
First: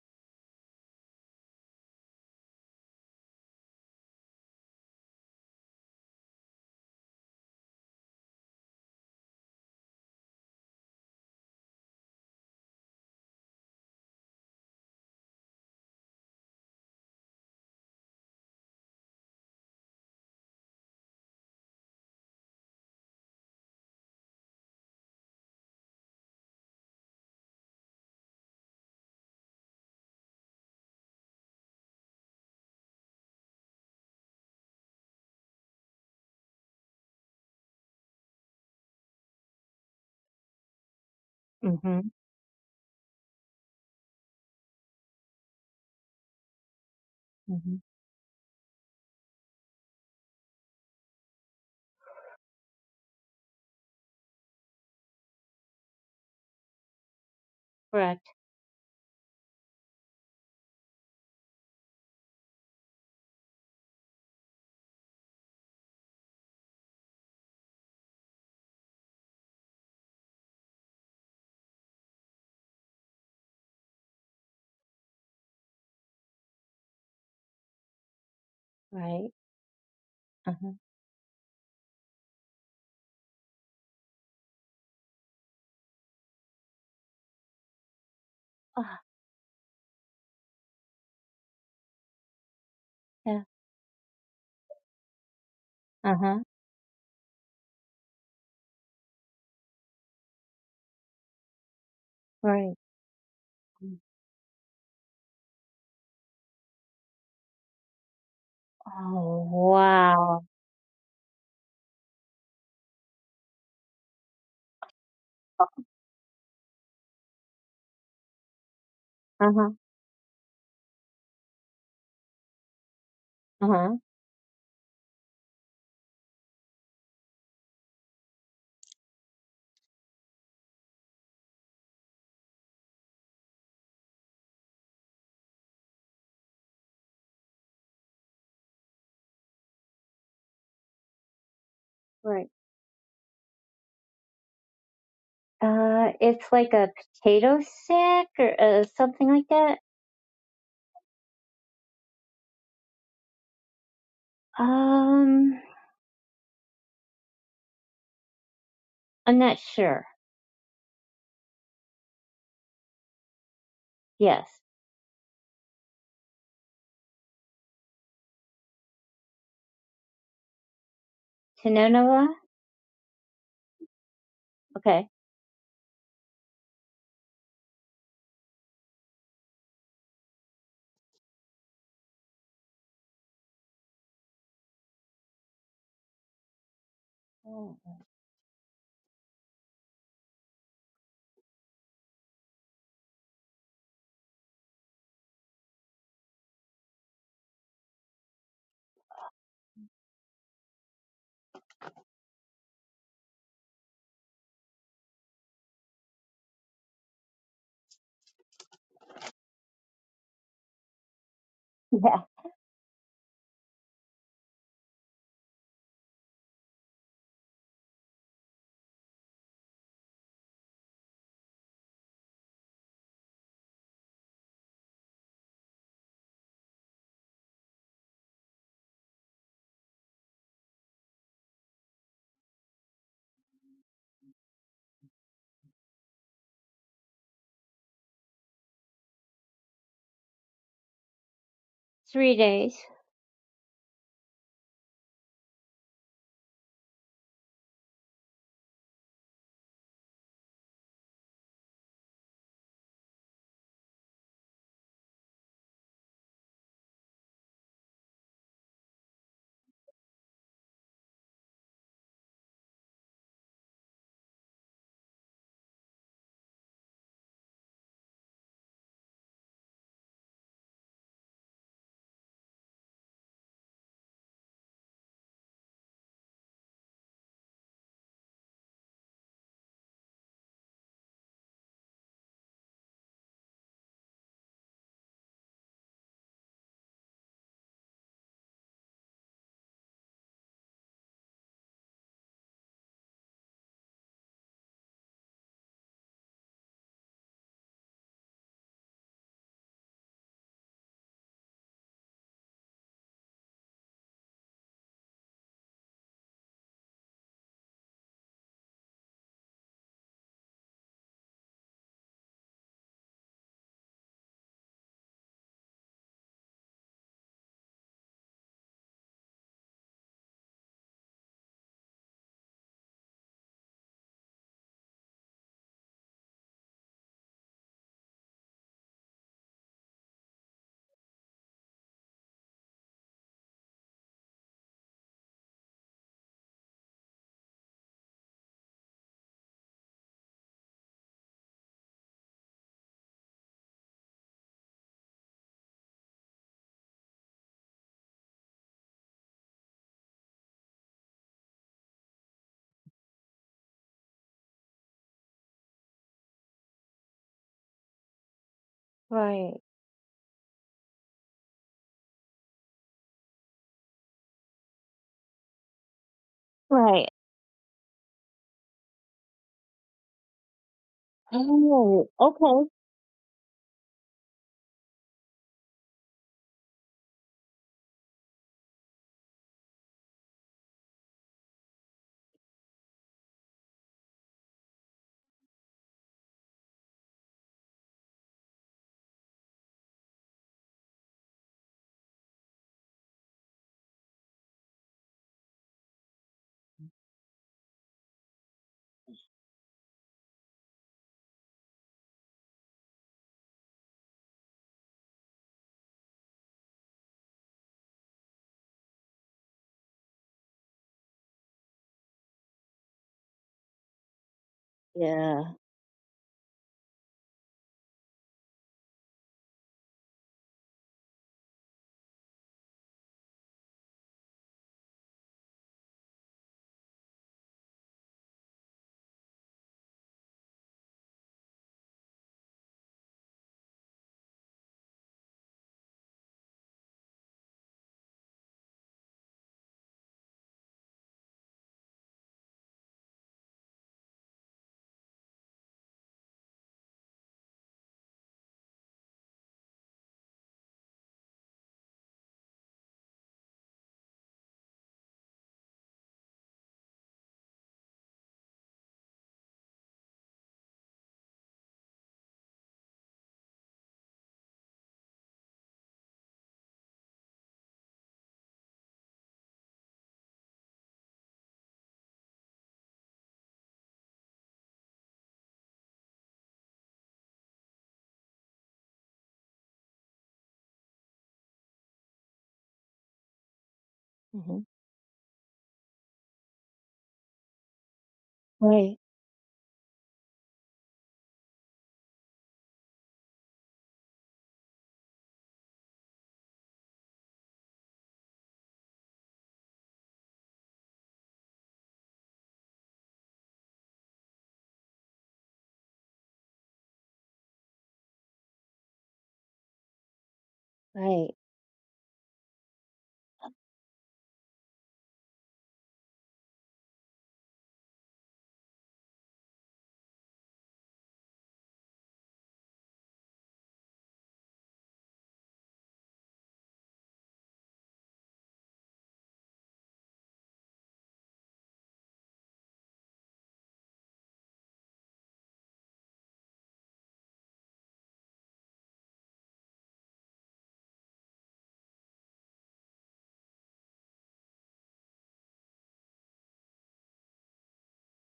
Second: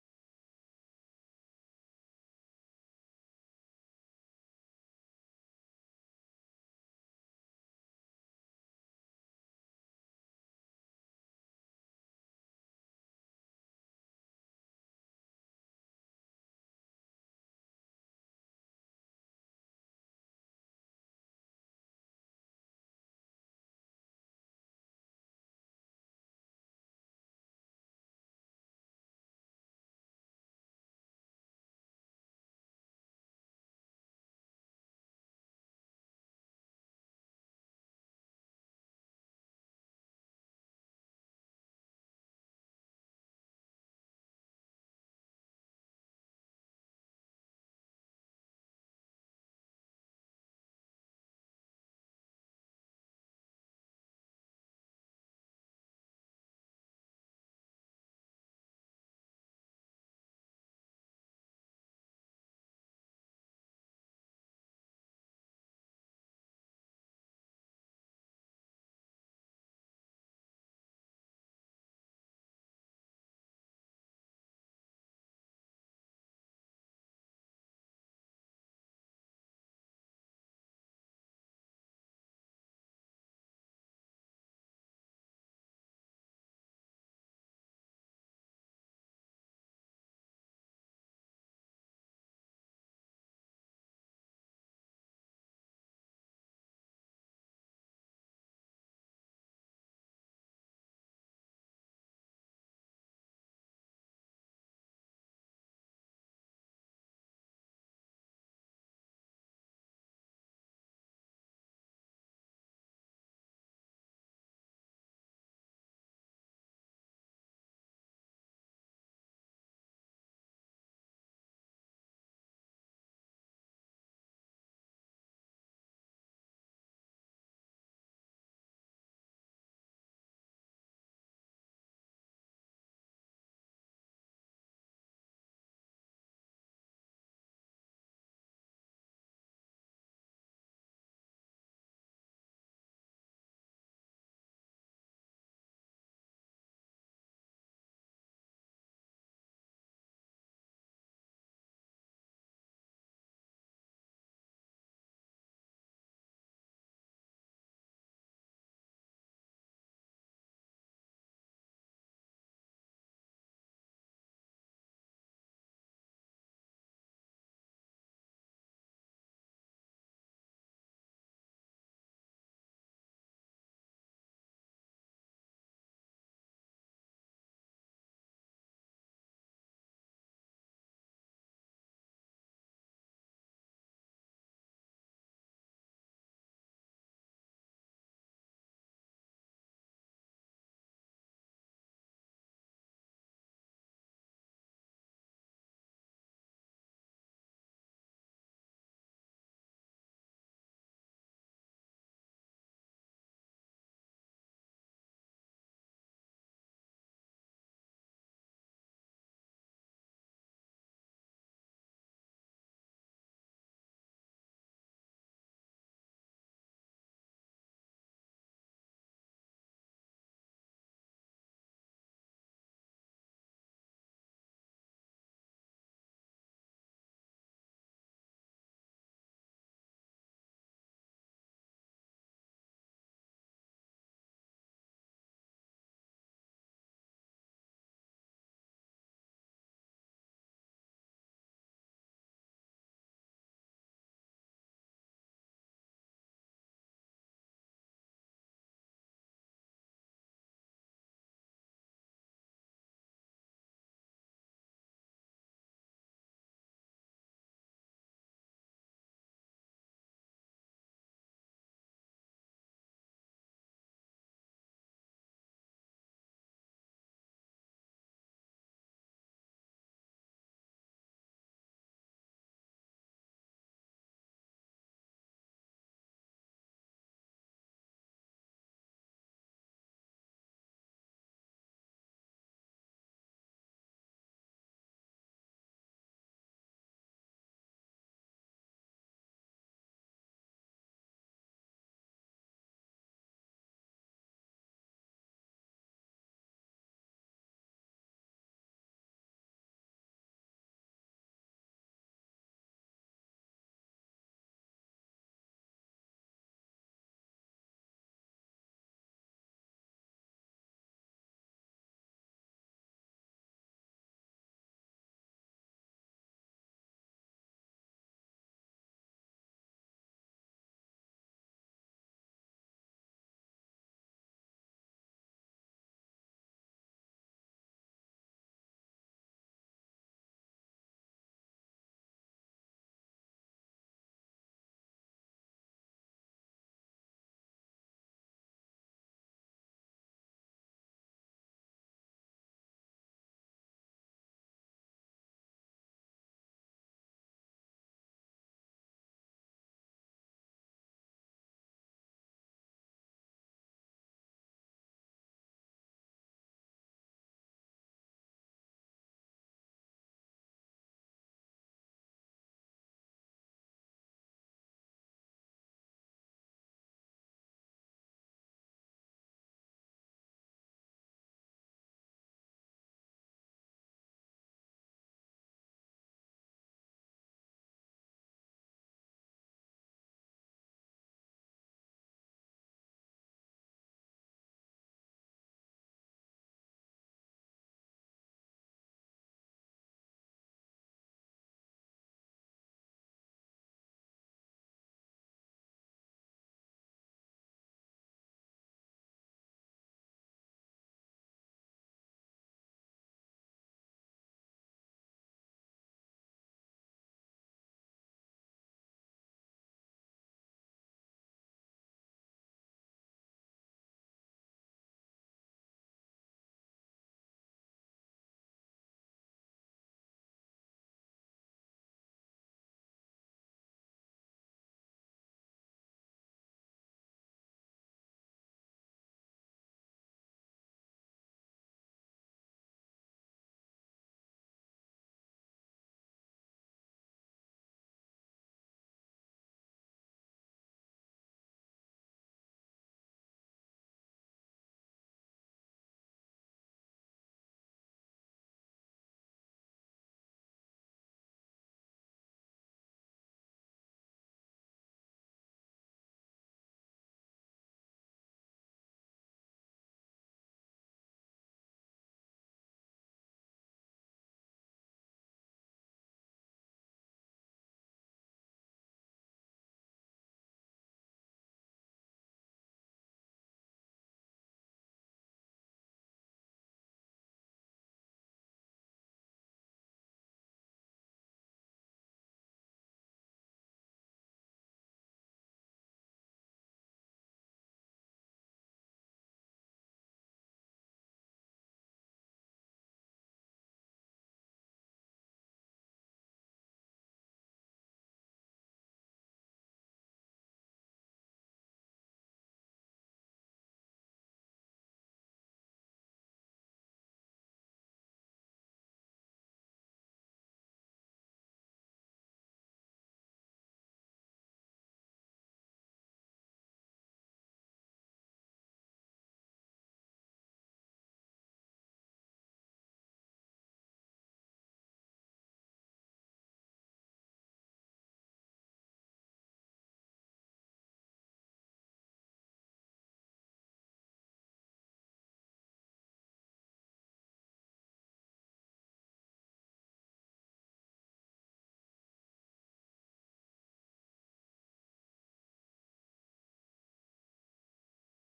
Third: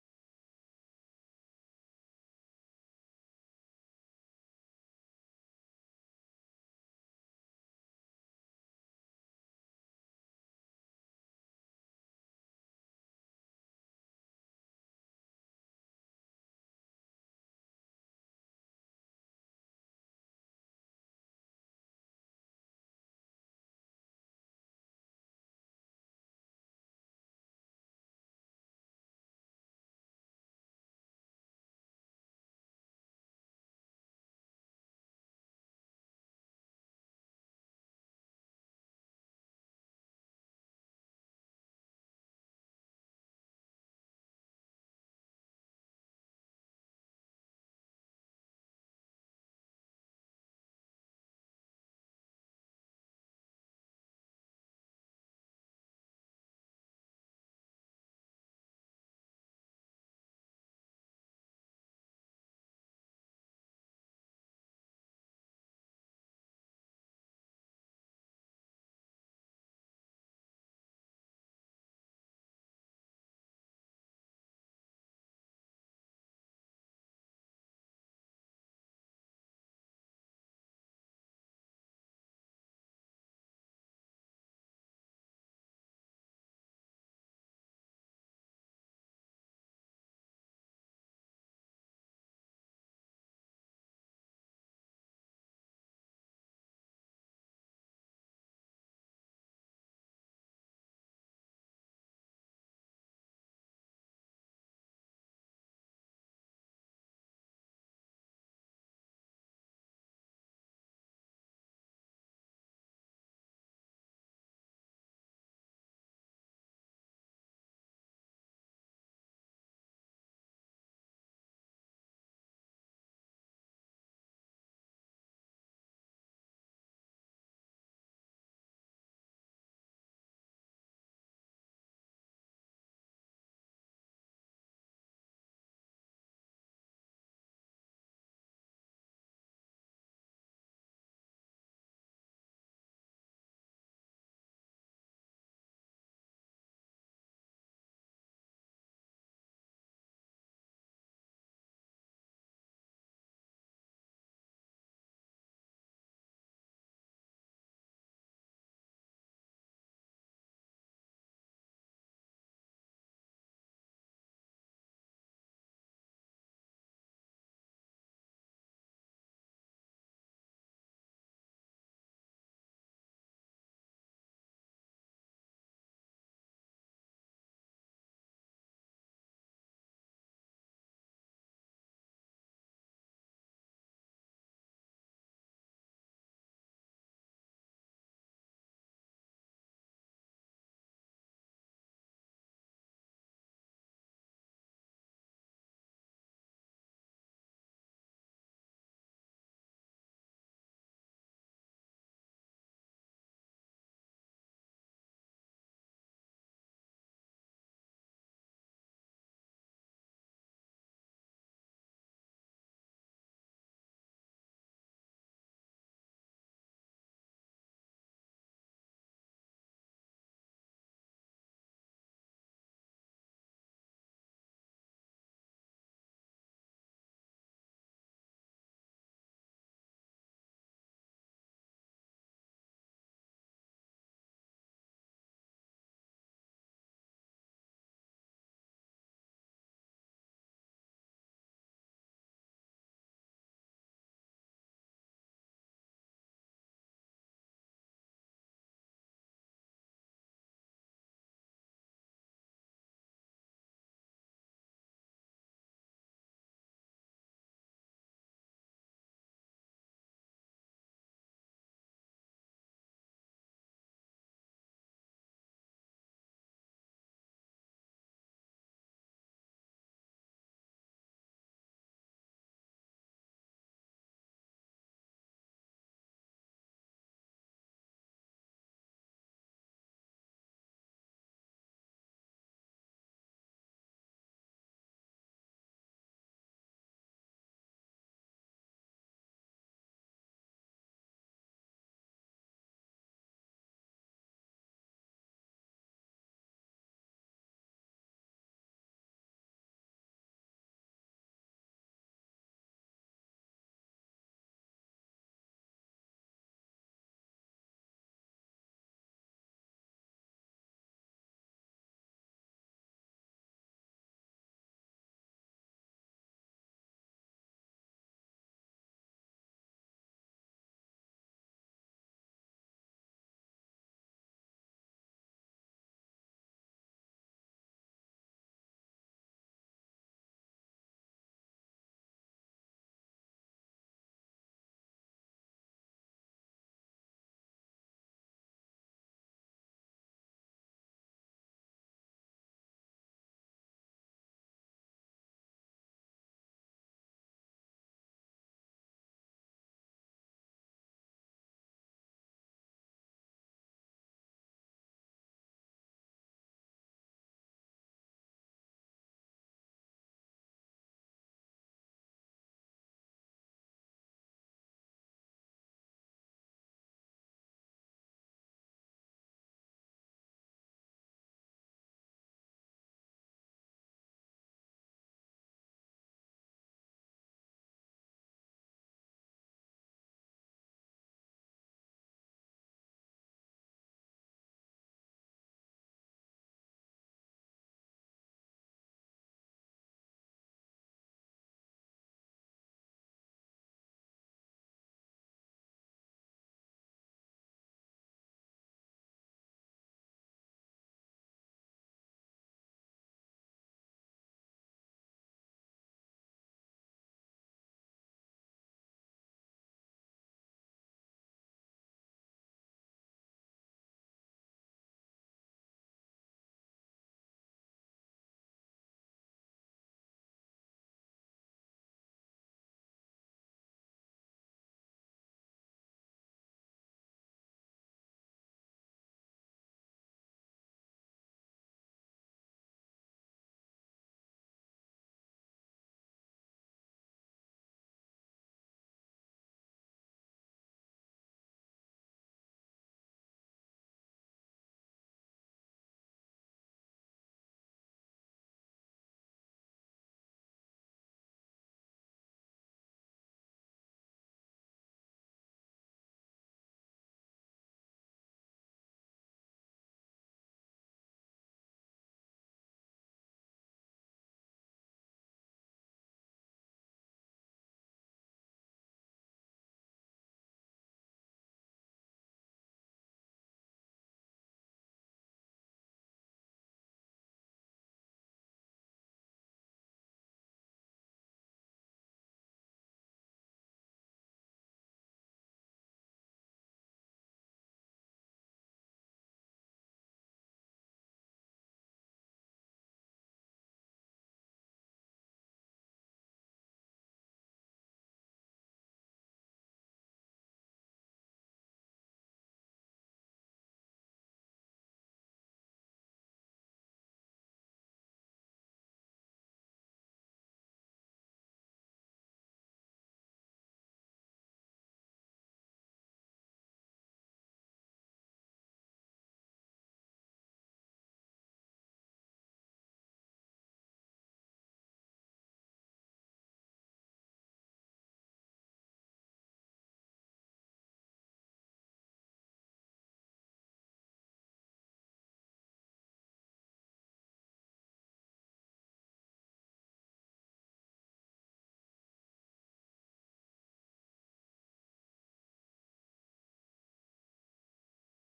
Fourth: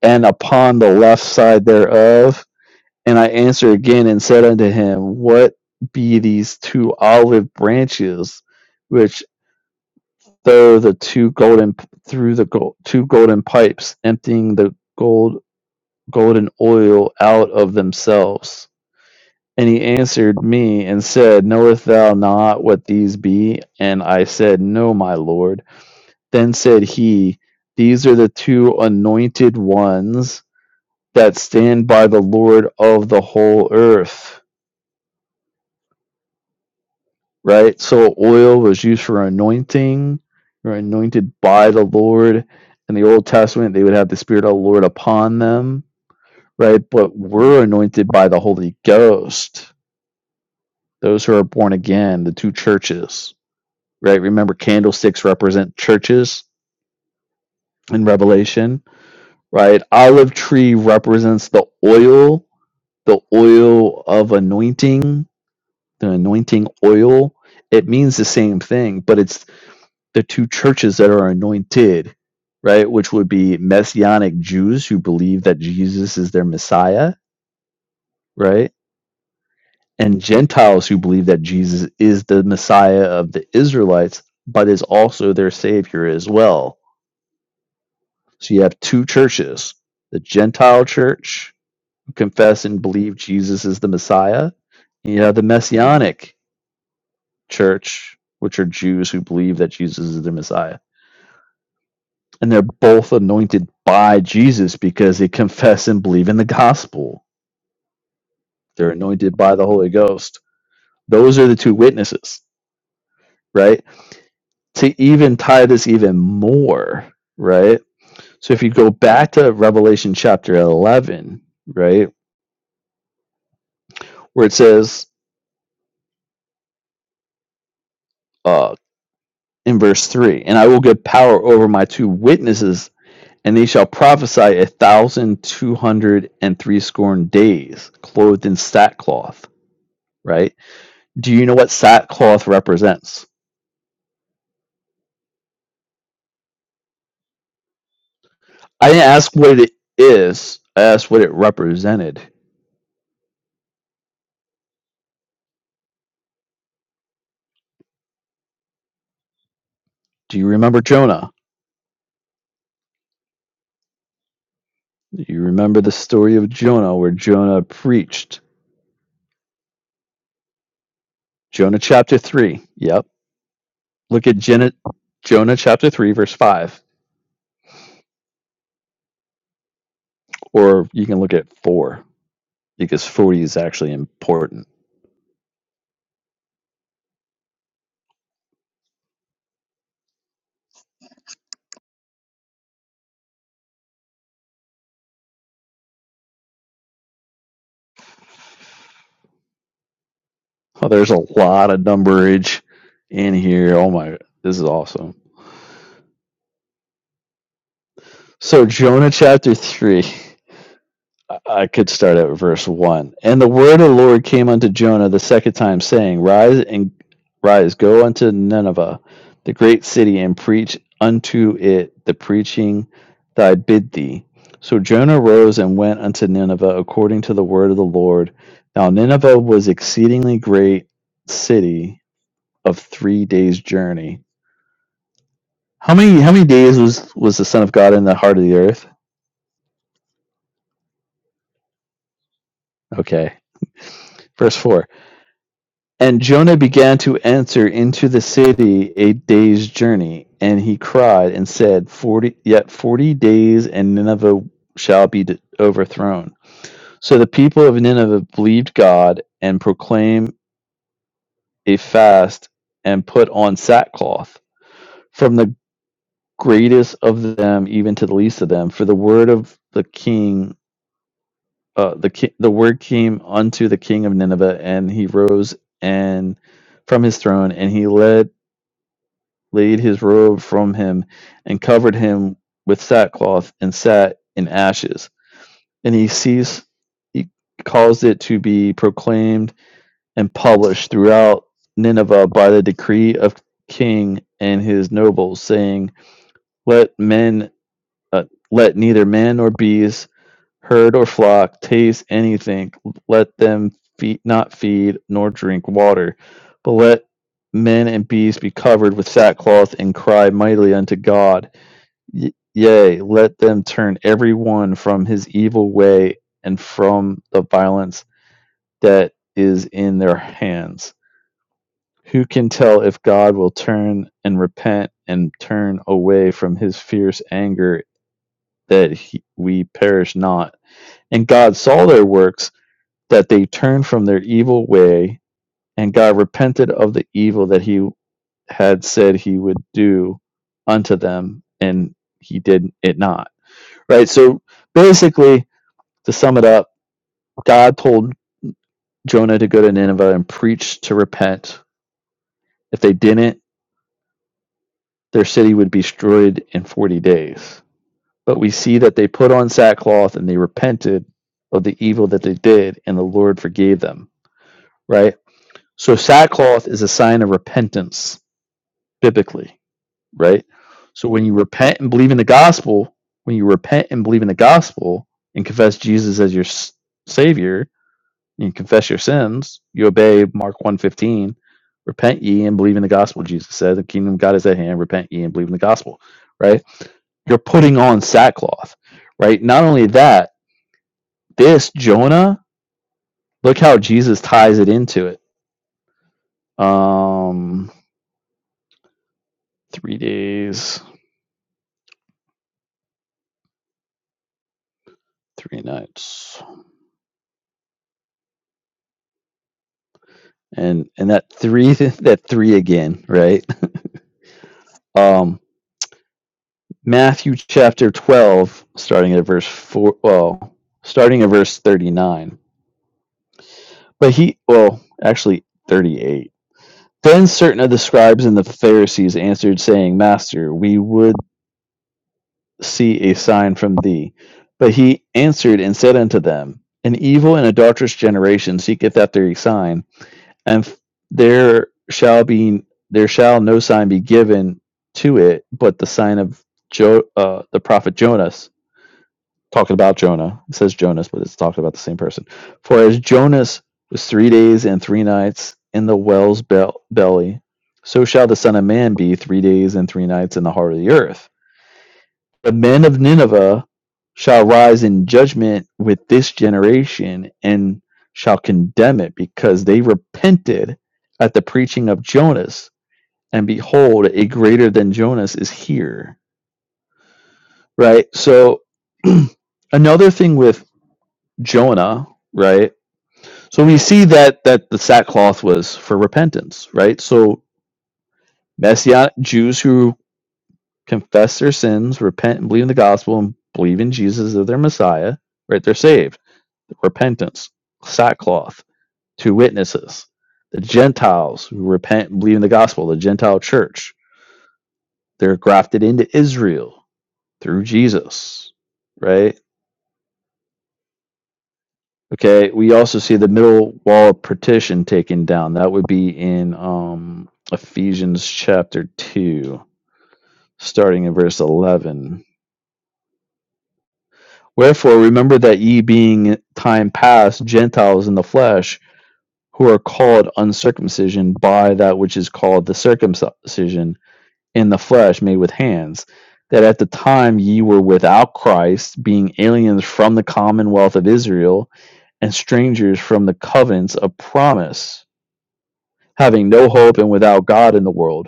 and upon the left side thereof and i answered again and said unto him what be these two olive branches which throw the two golden through the gold, two golden pipes emptying the gold golden oil out of themselves And he answered me and said, Knowest thou not what these be? And I said, No, my Lord. Then said he, These are the two anointed ones that stand by the Lord of the whole earth. Right? So oil was used for anointing, or anointed by the Mhm. Lord. In the Old Testament, they would have the Spirit of the Lord upon them, right? But we're Mhm. anointed by the Holy Ghost, those who are born again, the two churches right? Remember, candlesticks represent churches in Correct. Revelation, right? Olive tree represents the oil, the oil of anointing, the anointing oil. It means the same thing, but it's the two churches that are anointed, right? Which would be Messianic Jews who believe that Jesus is their Messiah, right? Right. And Uh huh. Gentiles who believe that Jesus is the Messiah of the Israelites, but is also their Savior as well So you have Ah. two churches the Gentile church, who confess and believe yeah. Jesus is the Messiah, and you have the Uh Messianic huh. church, which are Jews who believe that Jesus is the Messiah. And they're Right. both anointed by Jesus because they confess and believe in the gospel. They're anointed Oh by the Holy Ghost. wow. Those are the two witnesses, right? To even tie this even more, right? So if you go back to Uh-huh. Revelation chapter 11, right, Uh-huh. where it says, uh. in verse 3 and i will give power over my two witnesses and they shall prophesy a thousand two hundred and threescore days clothed in sackcloth right do you know what sackcloth Right. represents Uh, it's like a potato sack or uh, i didn't something ask like what it that. is i asked what it represented Um, I'm not sure. do you remember jonah Yes. do you remember the story of jonah where jonah preached To jonah chapter Nanawa? 3 yep look at Gen- Okay. jonah chapter 3 verse 5 or you can look at 4 because 40 is actually important Oh, Oh, there's a lot of numberage in here. Oh my, this is awesome. So Jonah chapter three. I could start Yeah. at verse one. And the word of the Lord came unto Jonah the second time, saying, Rise and rise, go unto Nineveh, the great city, and preach unto it the preaching that I bid thee. So Jonah rose and went unto Nineveh according to the word of the Lord. Now Nineveh was exceedingly great city of three days' journey. How many how many days was was the Son of God in the heart of the earth? Three days. Okay. Verse four. And Jonah began to enter into the city a day's journey, and he cried and said, Forty yet forty days and Nineveh shall be overthrown. So the people of Nineveh believed God and proclaimed a fast and put on sackcloth from the greatest of them even to the least of them, for the word of the king uh, the ki- the word came unto the king of Nineveh, and he rose and from his throne, and he led laid his robe from him, and covered him with sackcloth, and sat in ashes. And he ceased, he caused it to be proclaimed and published throughout Nineveh by the decree of king and his nobles, saying, "Let men, uh, let neither man nor beast." herd or flock taste anything, let them feed, not feed nor drink water, but let men and beasts be covered with sackcloth and cry mightily unto God. Y- yea, let them turn every one from his evil way and from the violence that is in their hands. Who can tell if God will turn and repent and turn away from his fierce anger that he, we perish not? And God saw their works that they turned from their evil way, and God repented of the evil that he had said he would do unto them, and he did it not. Right? So basically, to sum it up, God told Jonah to go to Nineveh and preach to repent. If they didn't, their city would be destroyed in 40 days. But we see that they put on right, sackcloth and they repented of the evil that they did, and the Lord forgave them. Right? So sackcloth is a right. sign of repentance biblically, right? So when you repent and Oh, believe in the okay. gospel, when you repent and believe in the gospel and confess Jesus as your s- savior and confess your sins, you obey Mark one fifteen: repent ye and believe in the gospel Jesus said, the kingdom of God is at hand, repent ye and believe in the gospel, right? You're putting on sackcloth, right? Not only that, this Jonah, look how Jesus ties it into it. Um 3 days, 3 nights. and and that three that three again right um Yeah. matthew chapter 12 starting at verse 4 well starting at verse 39 but he well actually 38 then certain of the scribes and the pharisees answered saying master we would see a sign from thee but he answered and said unto them an evil and adulterous generation seeketh after a sign and f- there shall be there shall no sign be given to it but the sign of jo- uh, the prophet jonas talking about jonah it says jonas but it's talking about the same person for as jonas was three days and three nights in the whale's bel- belly so shall the son of man be three days and three nights in the heart of the earth the men of Nineveh shall rise in judgment with this generation and shall condemn it because they repented at the preaching of Jonas. And behold, a greater than Jonas is here. Right? So, another thing with Jonah, right? So we see that hmm that the sackcloth was for repentance, right? So Right, messianic Jews who confess their sins, repent and believe in the gospel and believe in Jesus as their Messiah, right? They're saved repentance, sackcloth, two witnesses, the Gentiles who repent and believe in the gospel, the Gentile church. They're grafted into Israel through Jesus, right? right. Okay, we also see the middle wall of partition taken down. That would be in um, Ephesians chapter 2, starting in verse 11. Wherefore, remember that ye being time past Gentiles in the flesh, who are called uncircumcision by that which is called the circumcision in the flesh made with hands, that at the time ye were without Christ, being aliens from the commonwealth of Israel and strangers from the covenants of promise, having no hope and without God in the world.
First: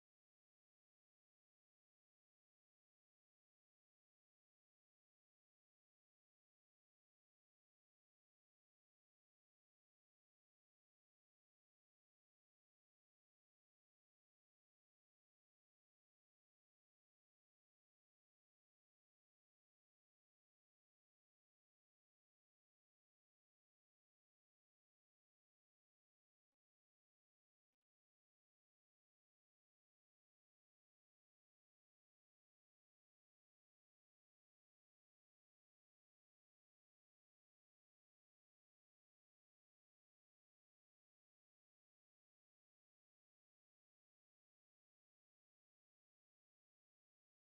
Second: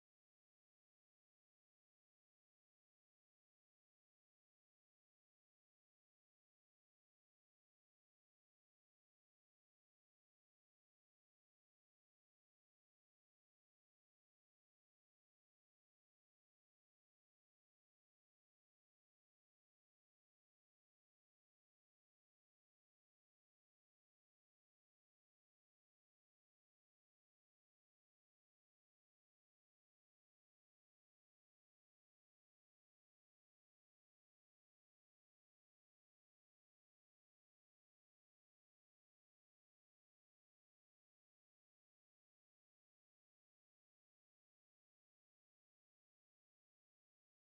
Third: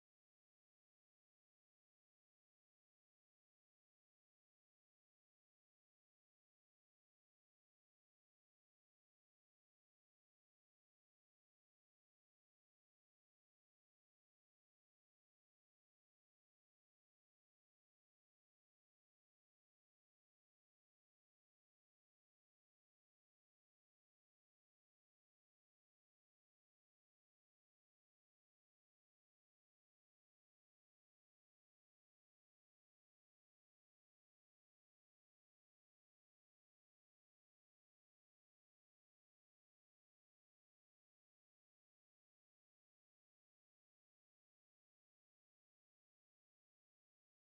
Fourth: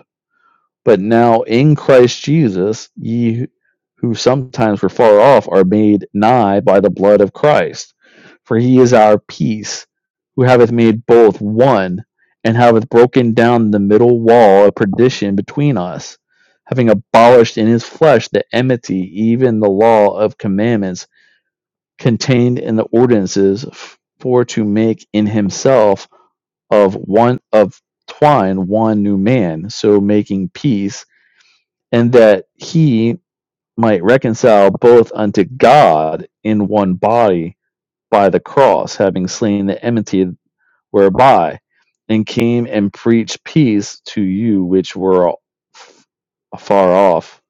But now in Christ Jesus, ye who sometimes were far off are made nigh by the blood of Christ. For he is our peace, who hath made both one, and hath broken down the middle wall of perdition between us, having abolished in his flesh the enmity, even the law of commandments contained in the ordinances, for to make in himself of one of twine one new man, so making peace and that he might reconcile both unto God in one body by the cross, having slain the enmity whereby, and came and preached peace to you which were af- afar off,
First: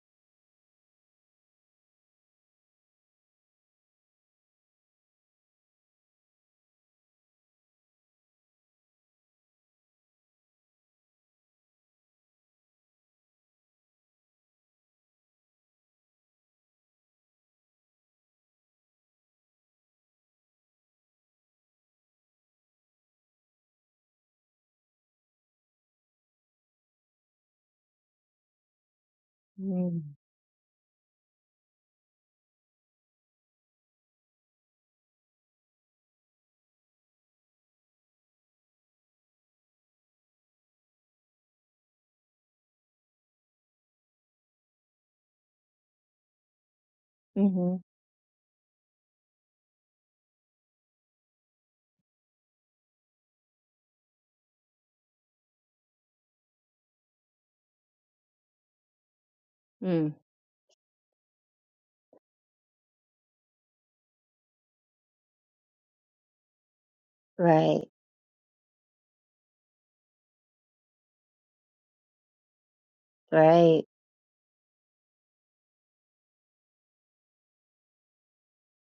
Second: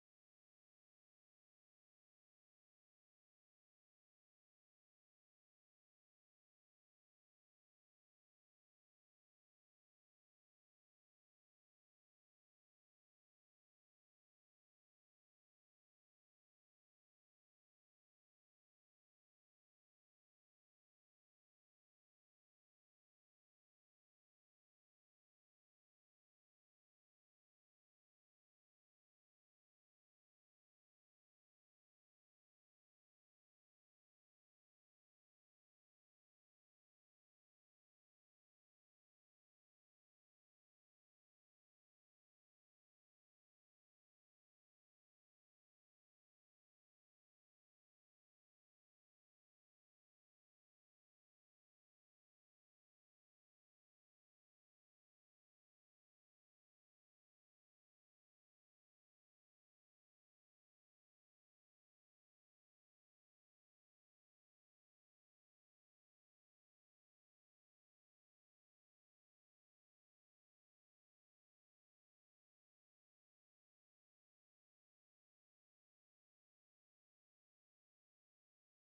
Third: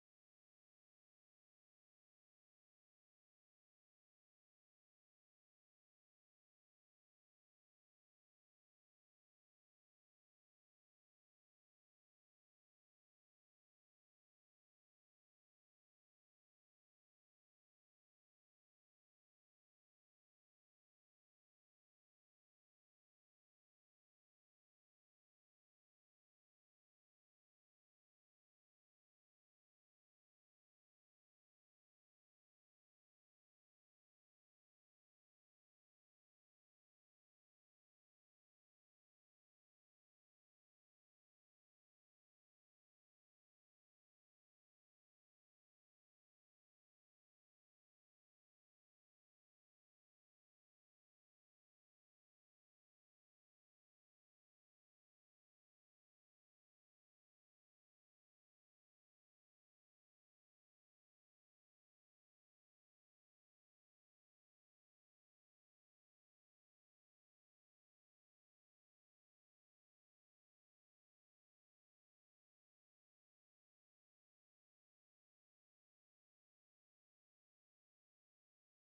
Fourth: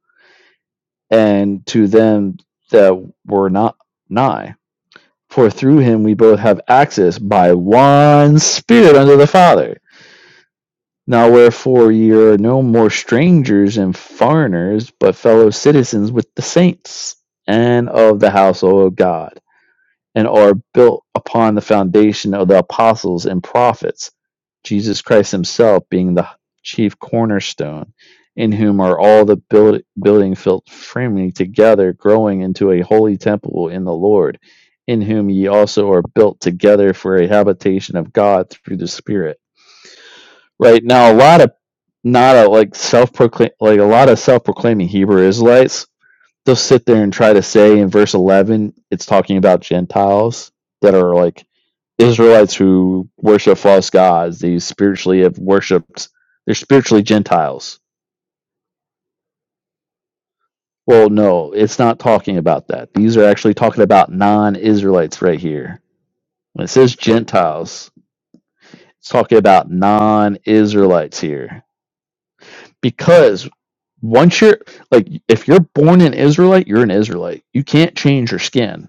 and to them that were not nigh. For through him we both have access by one Spirit unto the Father. Now wherefore ye are no more strangers and foreigners, but fellow citizens with the saints and of the household of God, and are built upon the foundation of the apostles and prophets, Jesus Christ himself being the chief cornerstone, in whom are all the build, Mm. building filled firmly together, growing into a holy temple in the Lord, in whom ye also are built together for a habitation of God through the Spirit right now a lot of not a like self-proclaim like a lot of self-proclaiming hebrew israelites they'll sit there and try to hmm say in verse 11 it's talking about gentiles that are like israelites who worship false gods they spiritually have worshiped they're spiritually gentiles Mm. well no it's not talking about that these are actually talking about non-israelites right here when it says Right, gentiles it's talking about non-israelites here because right. once you're like if you're born an israelite you're an israelite you can't change your skin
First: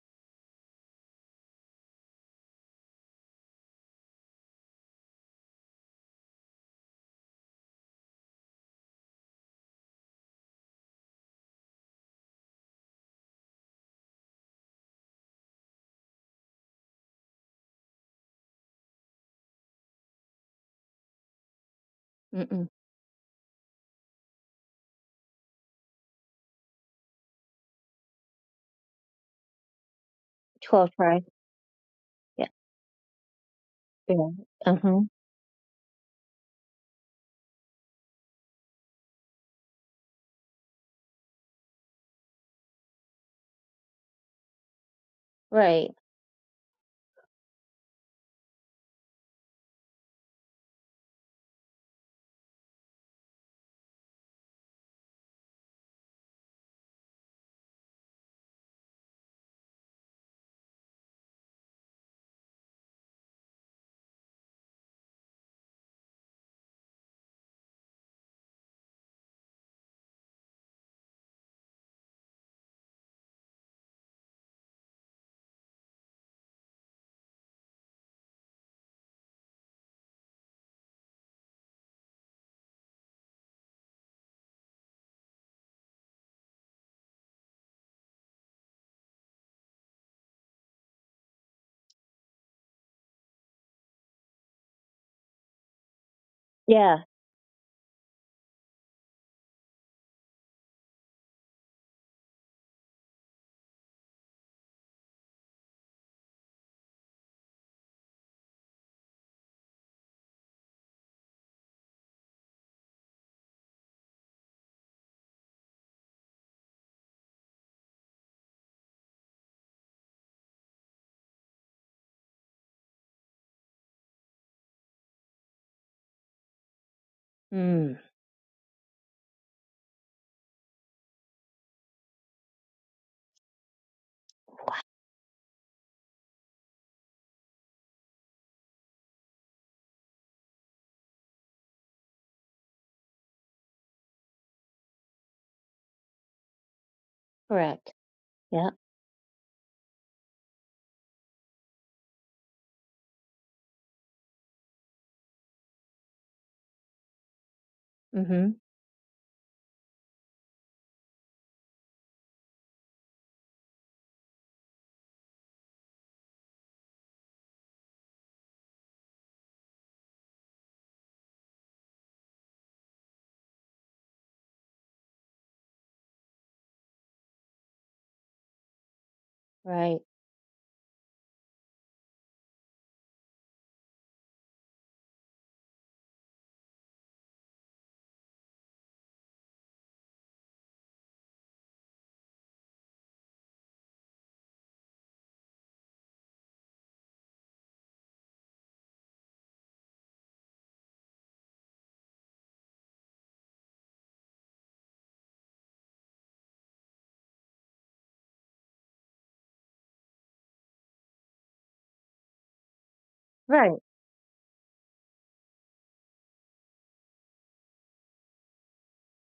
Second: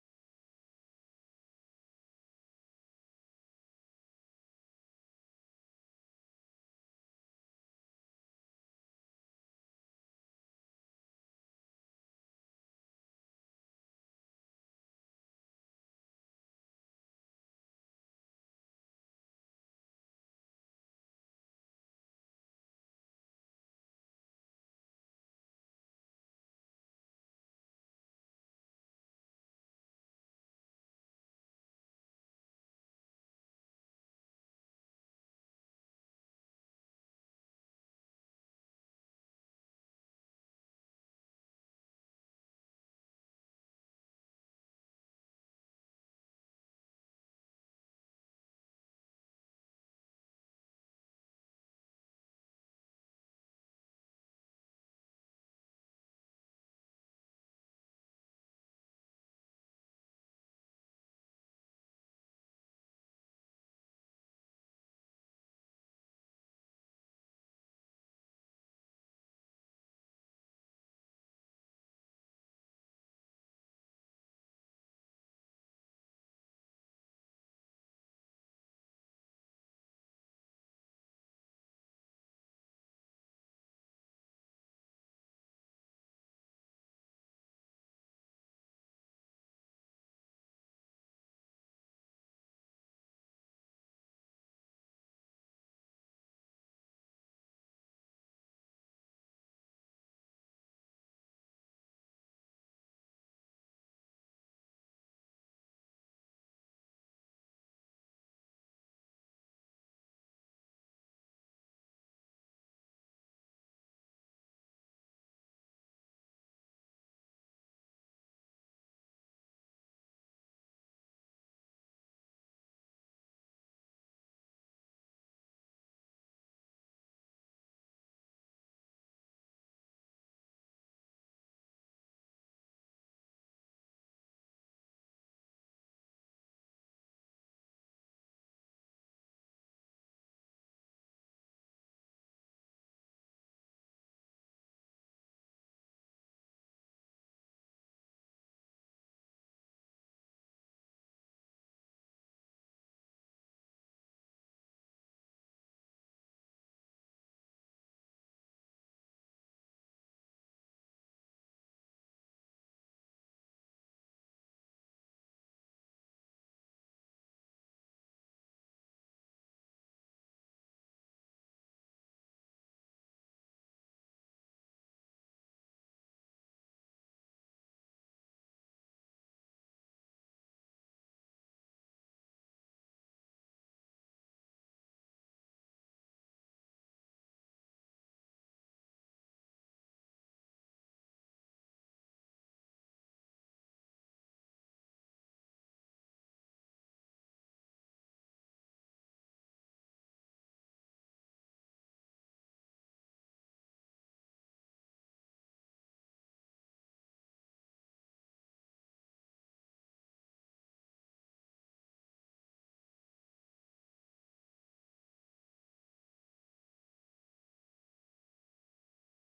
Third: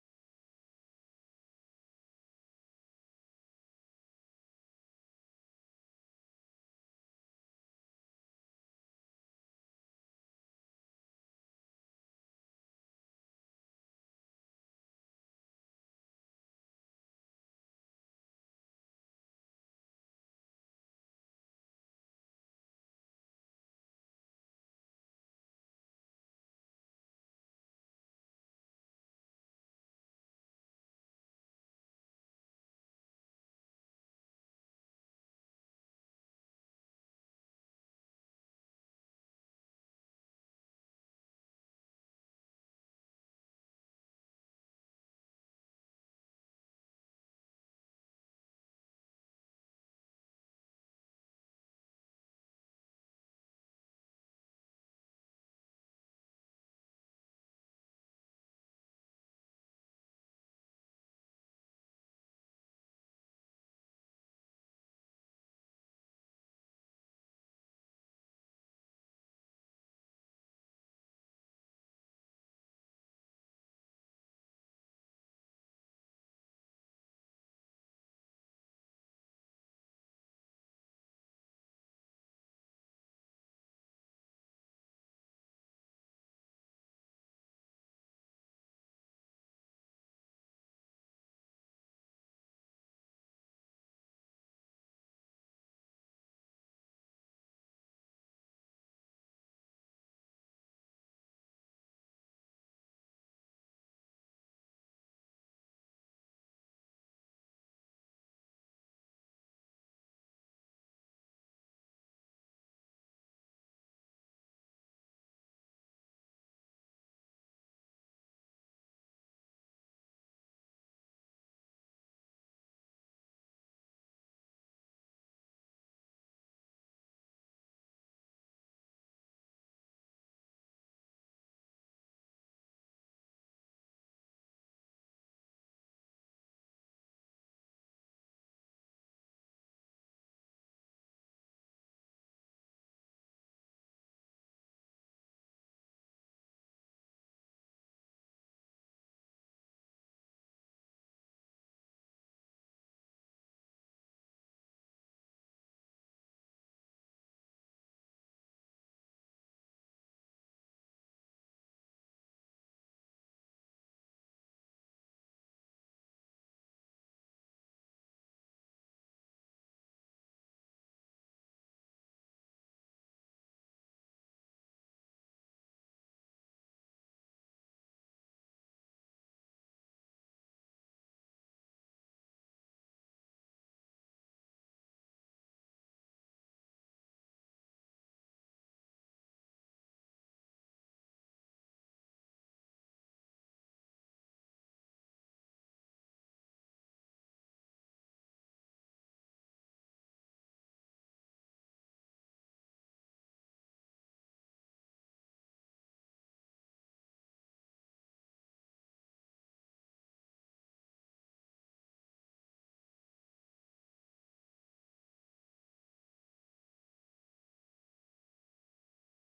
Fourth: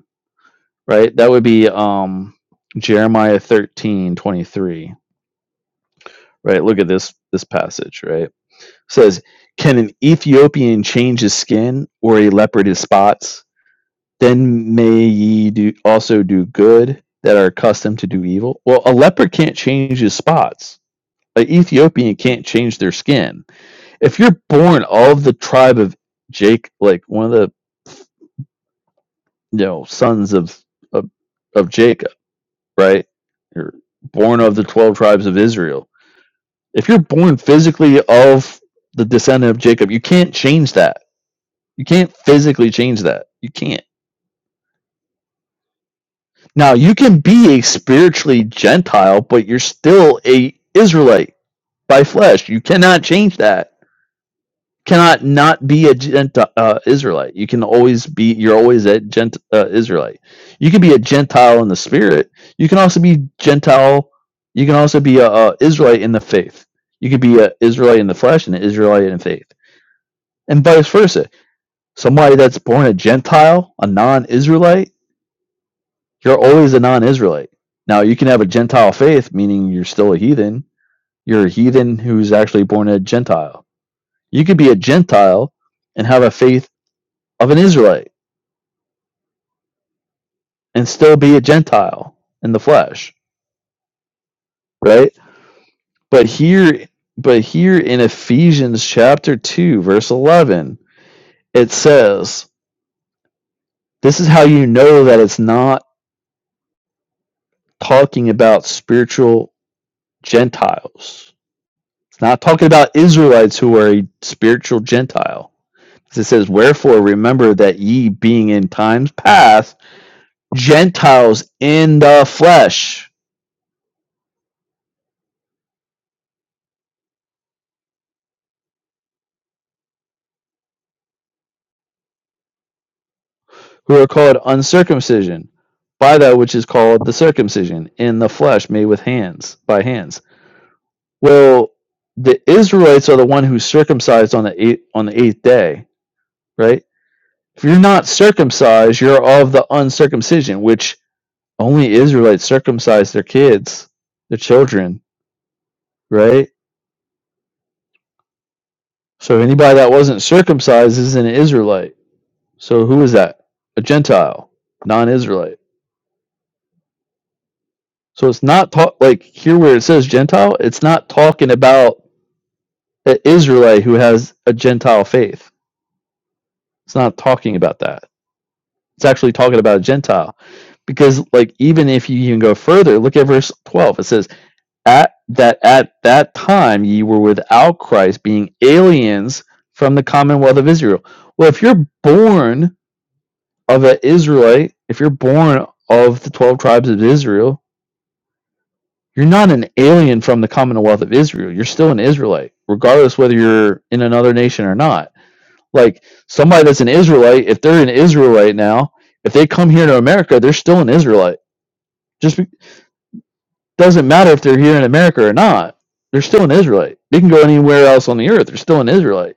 right that would be um jeremiah thirteen twenty three. right look at this this passage right It says can an ethiopian change his skin or a leopard his spots then may ye do also do good that are accustomed to do evil well a leopard can't change his spots an ethiopian can't Mm-mm. change their skin if you're born of the tribe of Jake, like one of the you know sons of 12 of, tries. of Jacob, Yeah. right? You're Yeah. born of the twelve Uh-huh. tribes of Israel. If you're born physically of the descendant of Jacob, you can't change that. You can't physically change that. You can't. Right. Now you can be a spiritually Gentile, but you're still a Israelite by flesh. You cannot change that cannot not be a Gentile uh, Israelite. You can always be. You're always a Gent uh, Israelite. You can be a Gentile in the spirit. You can also be Gentile. You can also be a, a Israelite in the faith. You could be a Israelite in the flesh and an Israelite in faith, and vice versa. Somebody that's born a Gentile, a non-Israelite, you're always a non-Israelite. Now you can have a Gentile faith, meaning you're still a heathen. You're a heathen who's actually born a Gentile. You could be a Gentile and have a faith of an Israelite and still be a Gentile in the flesh, right? But here, Yeah. but here in Ephesians chapter 2, verse 11, it says, This is how you know that it's not talking about spiritual Gentiles. It's not talking about Israelites who are a spiritual Gentile." It says, Wherefore remember that ye being in times past Gentiles in the flesh Mm. who are called uncircumcision by that which is called the circumcision in the flesh made with hands by hands well the israelites are the one who's circumcised on the eighth on the eighth day right if you're Correct. not Yeah. circumcised you're of the uncircumcision which only israelites circumcise their kids their children right hmm so anybody that wasn't circumcised is an israelite so who is that a gentile non-israelite So it's not talk like here where it says Gentile, it's not talking about an Israelite who has a Gentile faith. It's not talking about that. It's actually talking about a Right. Gentile. Because like even if you even go further, look at verse twelve. It says, At that at that time ye were without Christ, being aliens from the commonwealth of Israel. Well, if you're born of an Israelite, if you're born of the twelve tribes of Israel, You're not an alien from the Commonwealth of Israel. You're still an Israelite, regardless whether you're in another nation or not. Like somebody that's an Israelite, if they're an Israelite now, if they come here to America, they're still an Israelite. Just be- Right. doesn't matter if they're here in America or not. They're still an Israelite. They can go anywhere else on the earth. They're still an Israelite.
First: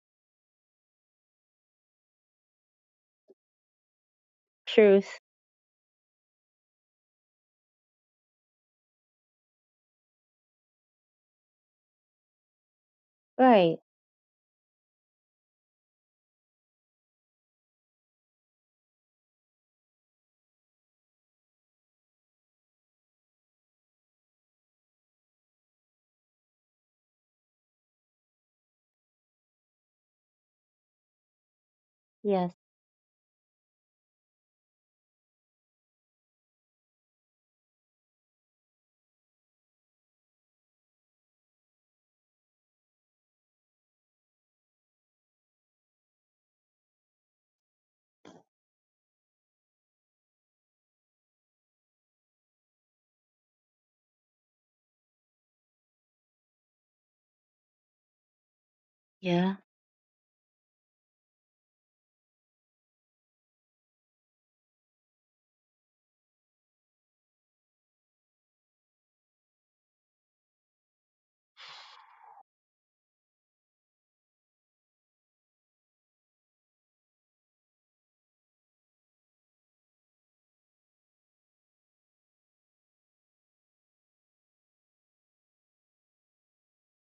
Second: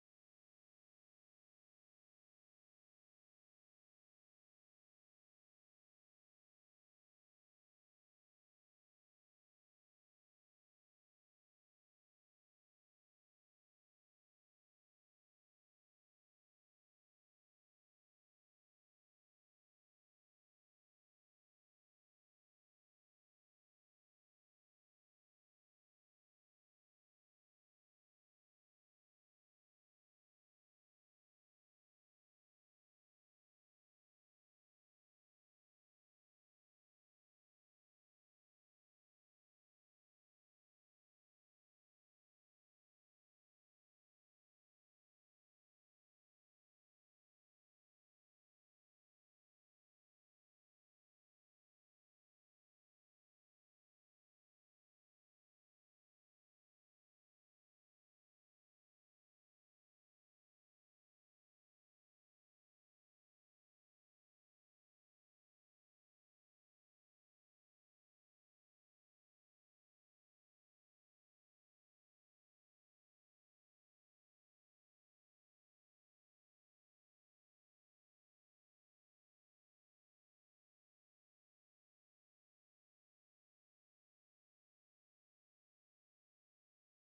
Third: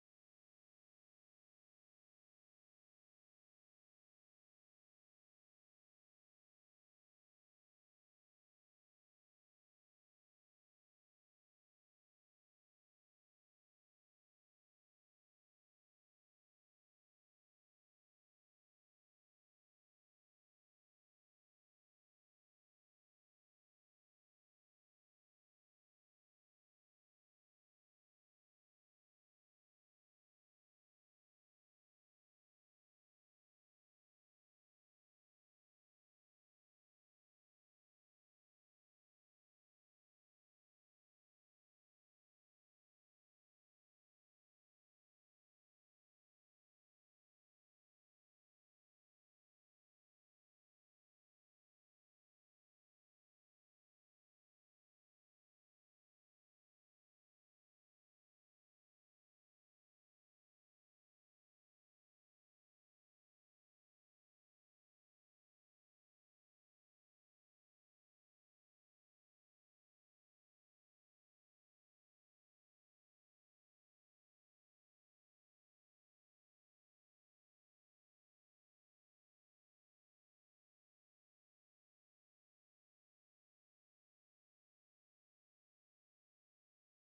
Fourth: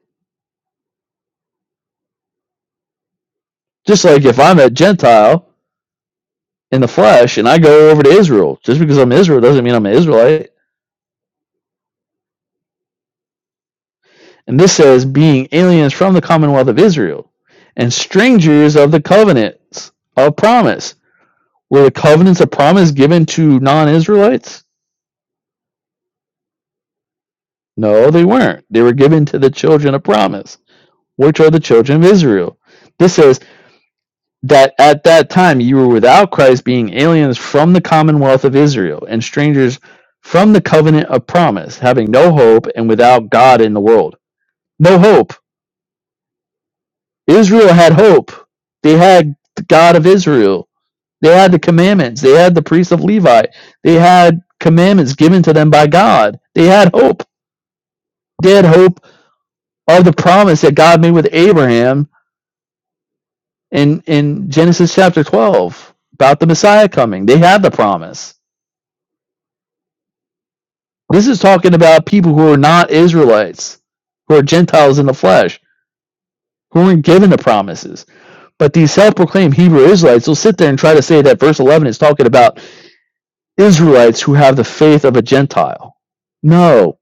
Just like if I'm a Truth. Gentile in the flesh and I go over to Israel, just because I'm Israel doesn't mean I'm an Israelite. Right. And this says, being aliens from the commonwealth of Israel and strangers of the covenants of promise. Were the covenants of promise given to non Israelites? No, they weren't. They were given to the children of promise, which are the children of Yes. Israel. This says that at that time you were without Christ, being aliens from the commonwealth of Israel and strangers from the covenant of promise, having no hope and without God in the world. No hope. Israel had hope, they had the God of Israel They had the commandments. They had the priests of Levi. They had commandments given to them by God. They had hope. They had hope Yeah. of the promise that God made with Abraham in, in Genesis chapter 12 about the Messiah coming. They had the promise. This is talking about people who are not Israelites, who are Gentiles in the flesh, who weren't given the promises. But these self proclaimed Hebrew Israelites will sit there and try to say that verse 11 is talking about Israelites who have the faith of a Gentile. No,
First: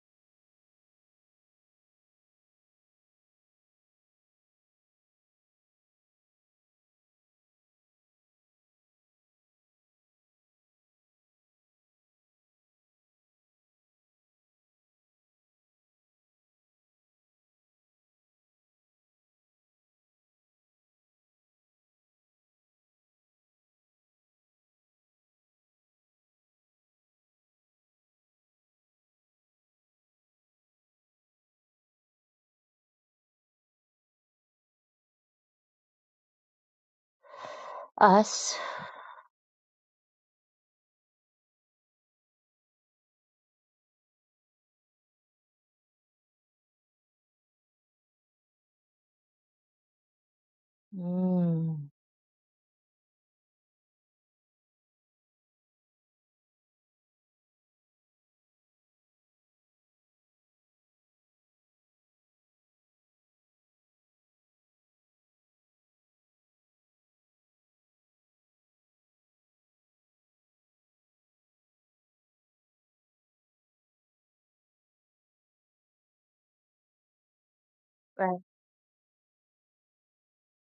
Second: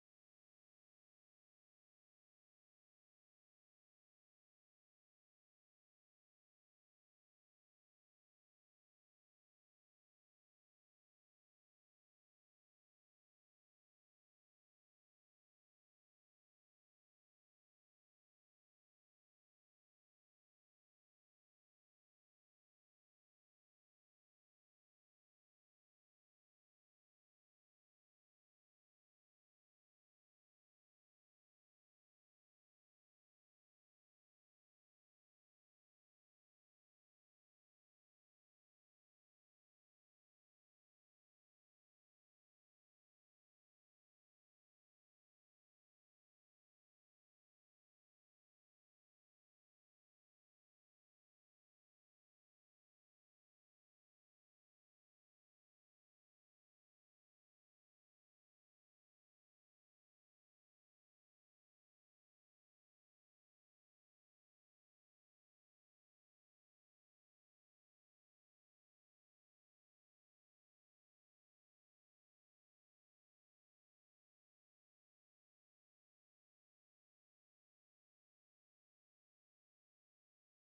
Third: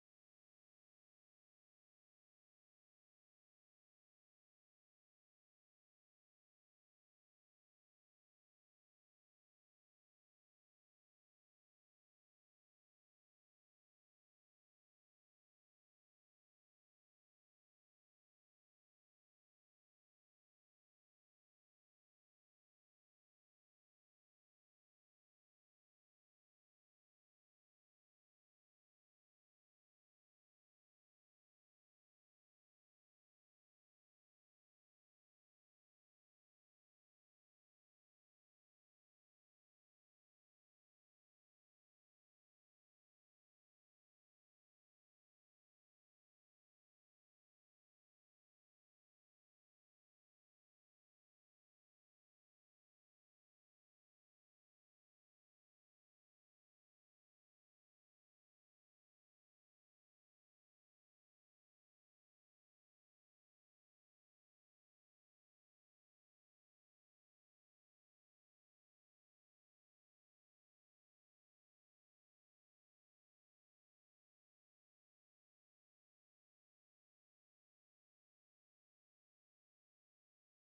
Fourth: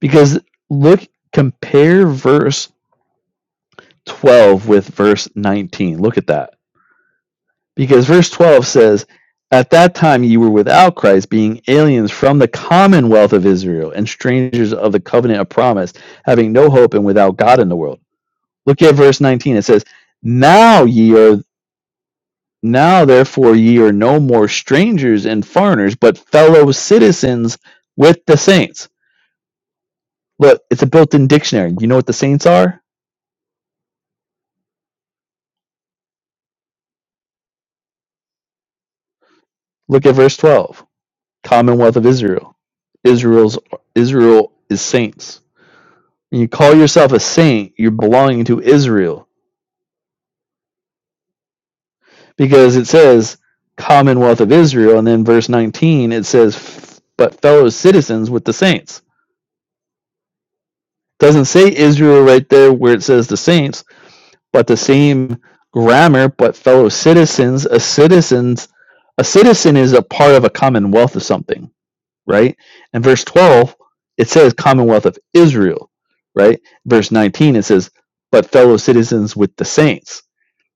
Because look, compare verse 12 with verse 19. Look at that. Because verse 12 says, At that time you were without Christ, being aliens from the commonwealth of Israel and strangers of the covenant of promise, having no hope and without God in the world. Look at verse 19. It says, Now ye are. Now, therefore, ye are no more strangers and foreigners, but fellow citizens with the saints. Look, it's a built in dictionary. You know what the saints are? Us. Look at verse 12. Commonwealth of Israel. Israel's Israel is saints. When you call yourself a saint, you're belonging to Israel Mm. because it says Commonwealth of Israel, and then verse 19 it says, "But fellow citizens with the saints." It Doesn't say Israel right there where it says the saints, but the same grammar. But fellow citizens, a citizens, a citizen is a part of a commonwealth of something right? And verse 12, it says Commonwealth of Israel, right? Verse 19, it says, but fellow citizens with the saints.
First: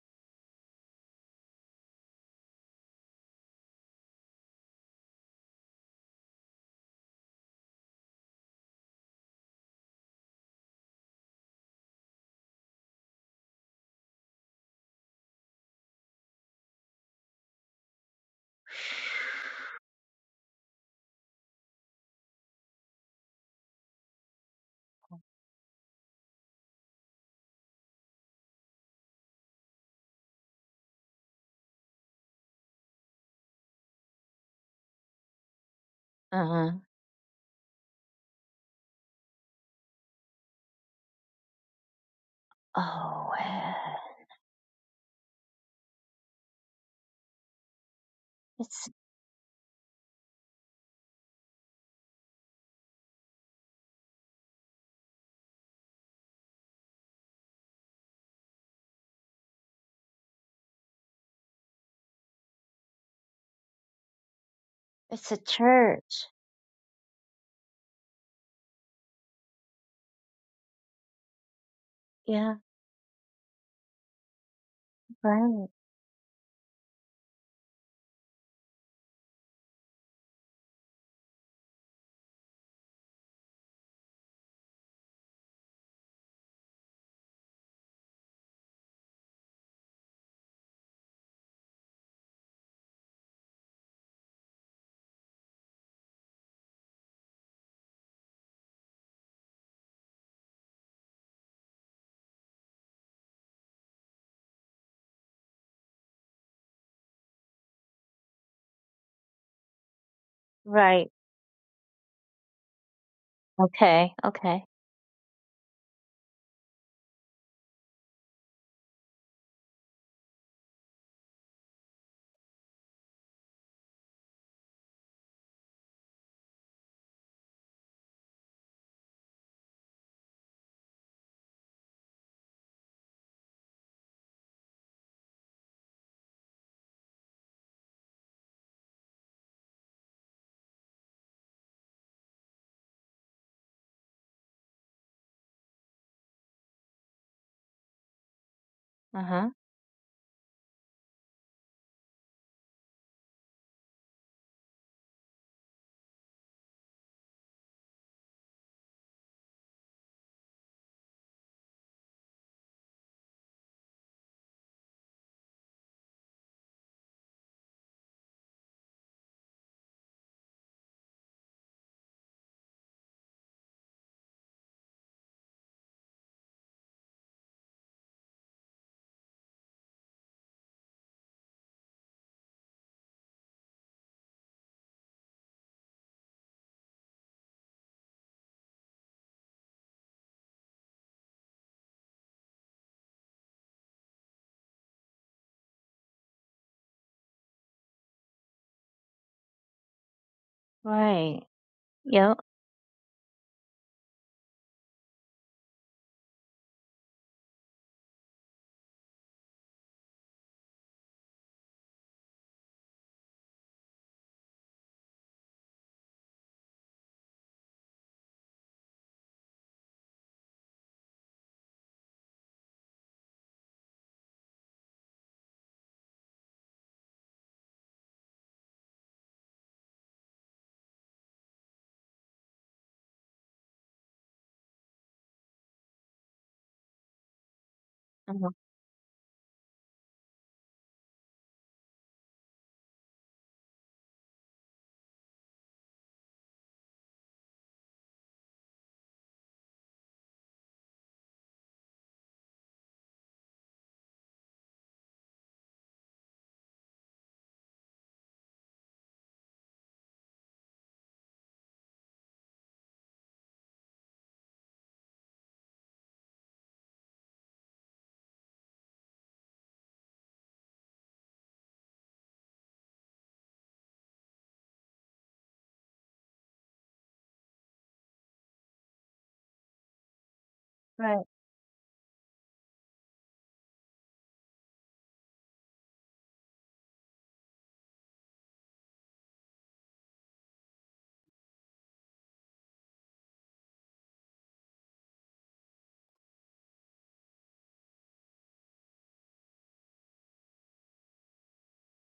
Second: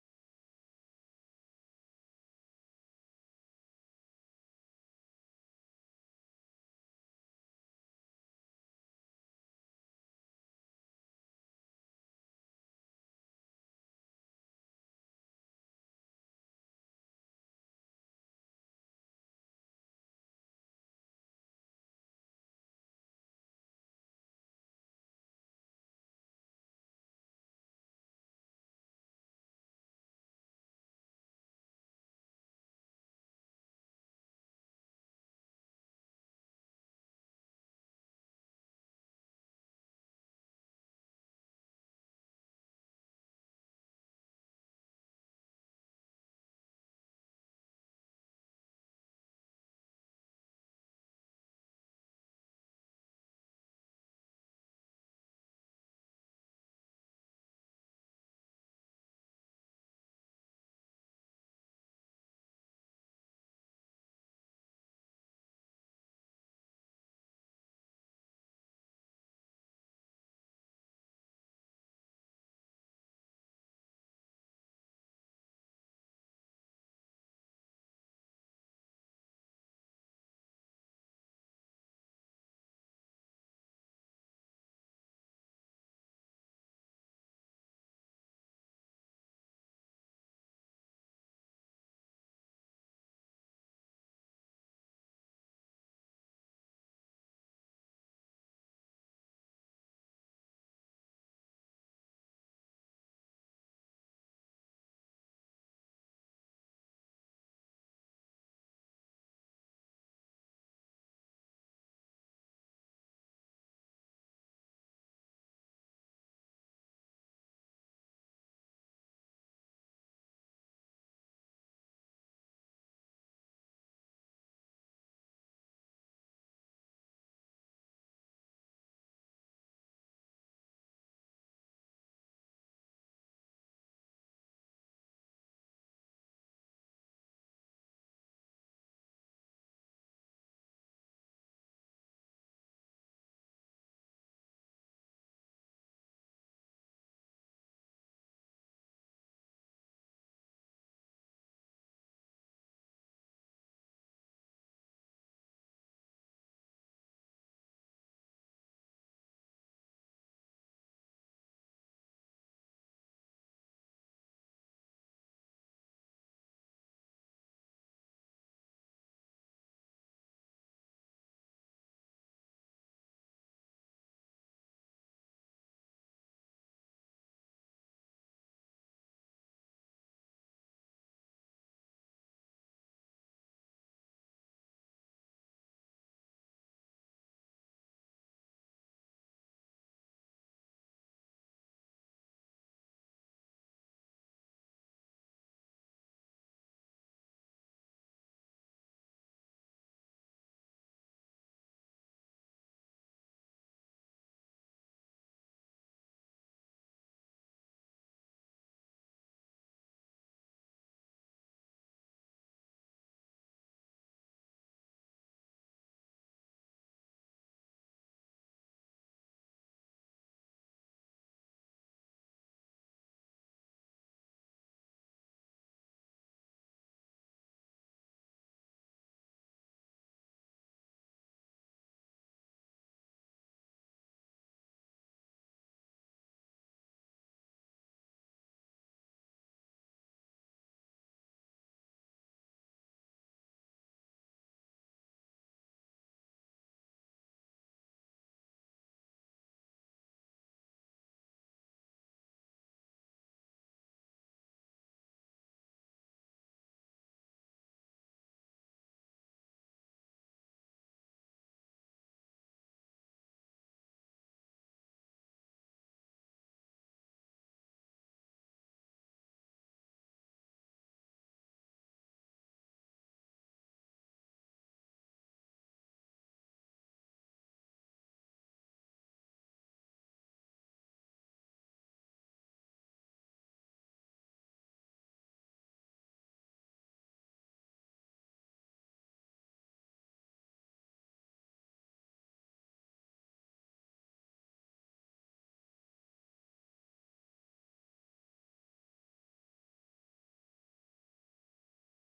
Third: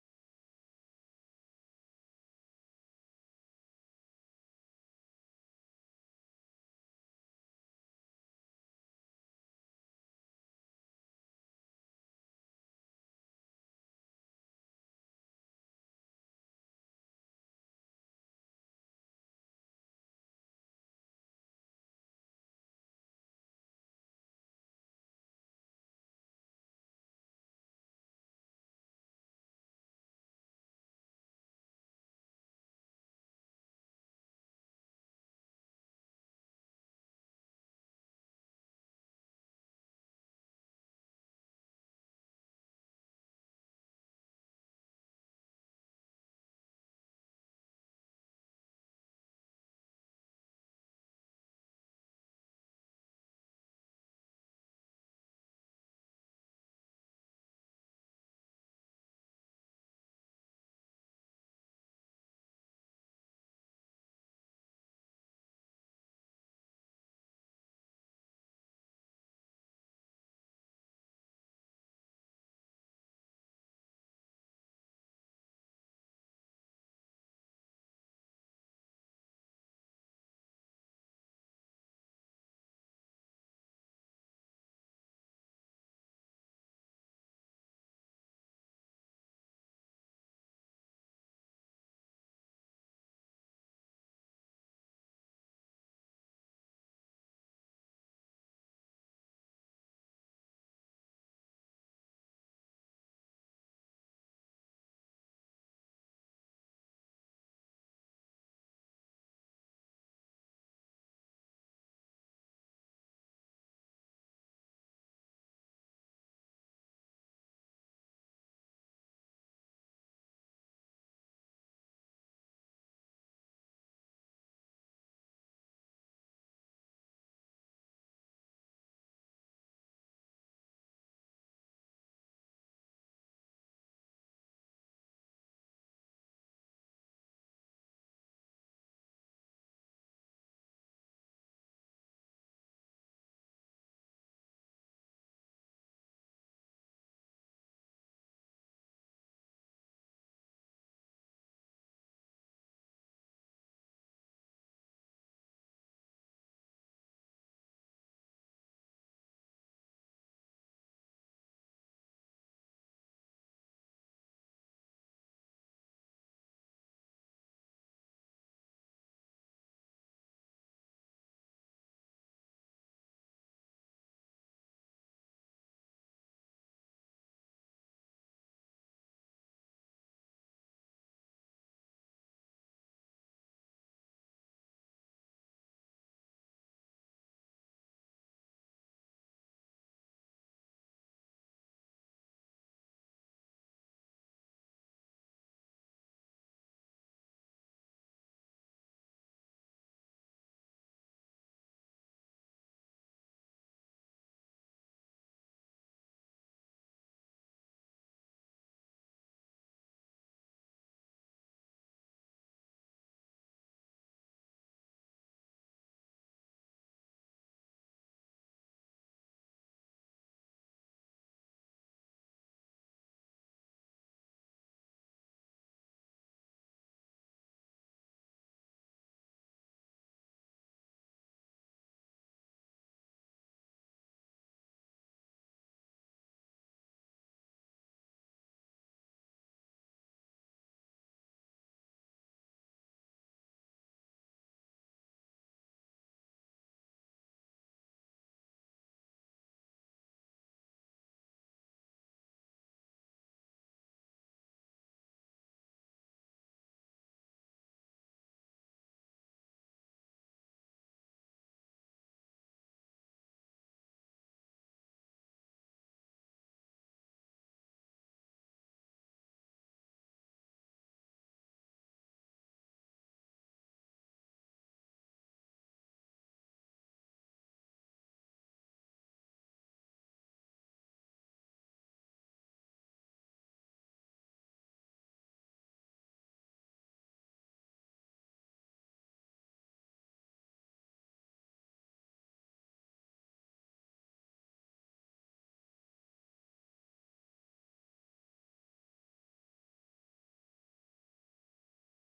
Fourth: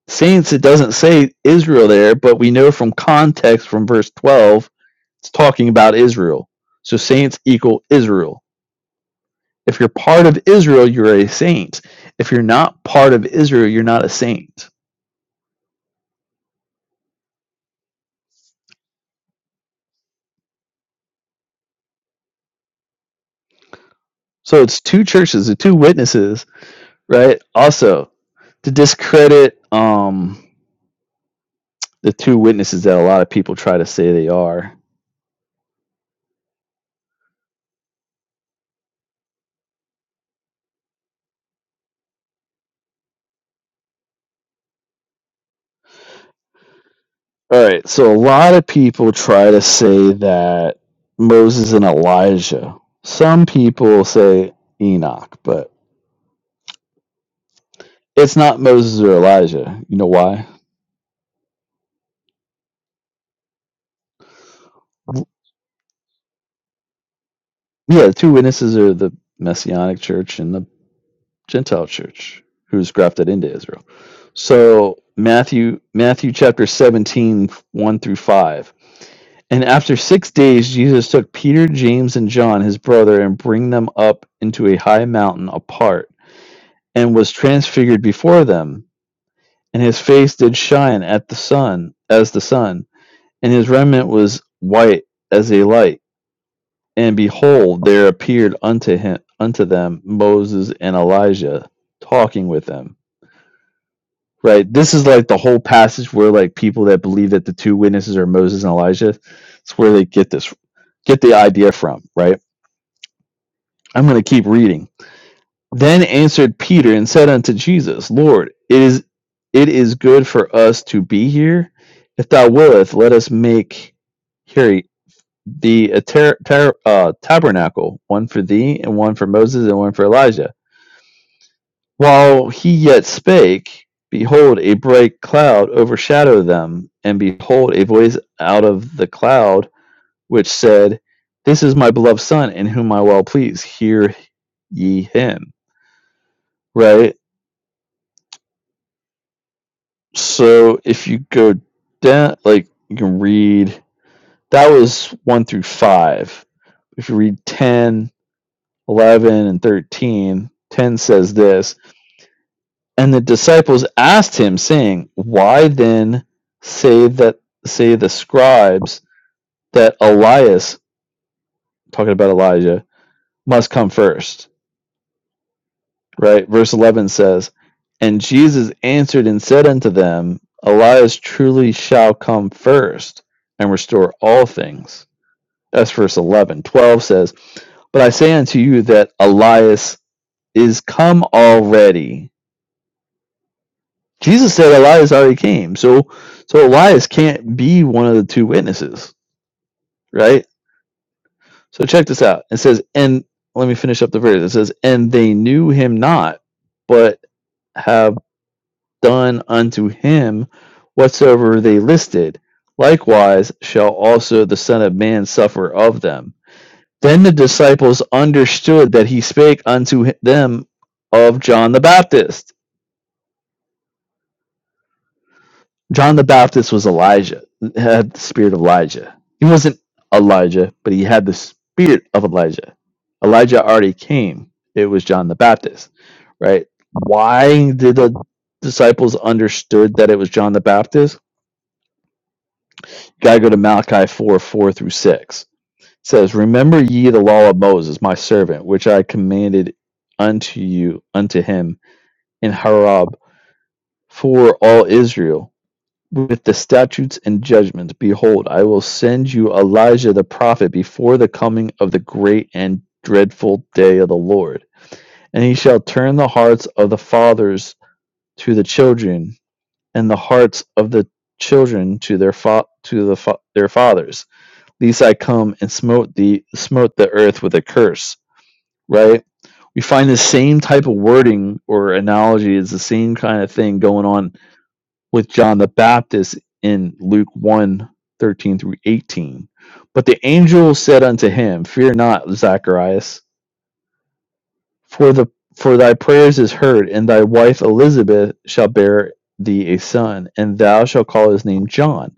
Saints, it doesn't say Israel there, but we know from context from verse 12, it's talking about Israel. So saints equal Israel. If you're part of Israel, you're a saint. If you're not part of Israel, you're not a saint. So it's two churches, the two witnesses, right? Also, to discredit um the two witnesses that a lot of people try to say they are. Uh-huh. Oh, eh, All right. So a lot of it's people try to say that Moses and Elijah. Some people say Enoch, but it's not Moses or Elijah. You know why? it's a church. Yeah, the two witnesses are the Messianic church and the Gentile church Yeah, who's grafted into Israel. So right. Matthew Matthew chapter seventeen, one through 5 And after six days, Jesus took Peter, James, and John, his brother, and bring them up into a high mountain apart, and was transfigured before them. And his face did shine at the sun, as the sun, and his raiment was white as a light. And behold, there appeared unto him, unto them, Moses and Elijah, talking with them. Right. This is like the whole passage where like people that believe that the two witnesses are Moses and Elijah. It's where they get this, Right. get the idea from. Right I'm Okay. going to keep Okay. reading. Then answered Peter and said unto Jesus, Lord, it is it is good for us to be here. If thou willest, let us make here the ter- ter- uh, tabernacle, one for thee, and one for Moses, and one for Elijah. While he yet spake, behold, a bright cloud overshadowed them, and behold, a voice out of the cloud which said, This is my beloved Son, in whom I well please. Hear ye him. Right? Uh-huh. So if you go down, like you can read, that was one through five. If you read 10, 11, and 13, 10 says this And the disciples asked him, saying, Why then say that, say the scribes that Elias, talking about Elijah, must come first? Right? Verse 11 says, And Jesus answered and said unto them, Elias truly shall come first and restore all things That's verse 11. 12 says, But I say unto you that Elias is come already. Jesus said Elias already came. So so Elias can't be one of the two witnesses, right? Right. So check this Yep. out. It says, and let me finish up the verse. It says, and they knew him not, but have done unto him whatsoever they listed. Likewise shall also the Son of Man suffer of them. Then the disciples understood that he spake unto them of John the Baptist. John the Baptist was Elijah, had the spirit of Elijah. He wasn't Elijah, but he had the spirit of Elijah. Elijah already came. It was John the Baptist, right? Why did the Uh-huh. disciples understood that it was John the Baptist? Gotta go to Malachi 4, 4 through 6. It says, Remember ye the law of Moses, my servant, which I commanded unto you, unto him in Horeb for all Israel with the statutes and judgments. Behold, I will send you Elijah the prophet before the coming of the great and dreadful day of the Lord. And he shall turn the hearts of the fathers to the children, and the hearts of the children to their fa- to the fa- their fathers. Lest I come and smote the smote the earth with a curse. Right? We find the same type of Right. wording or analogy is the same kind of thing going on with John the Baptist in Luke one 13 through 18. But the angel said unto him, Fear not, Zacharias, for the for thy prayers is heard, and thy wife Elizabeth shall bear thee a son, and thou shalt call his name John.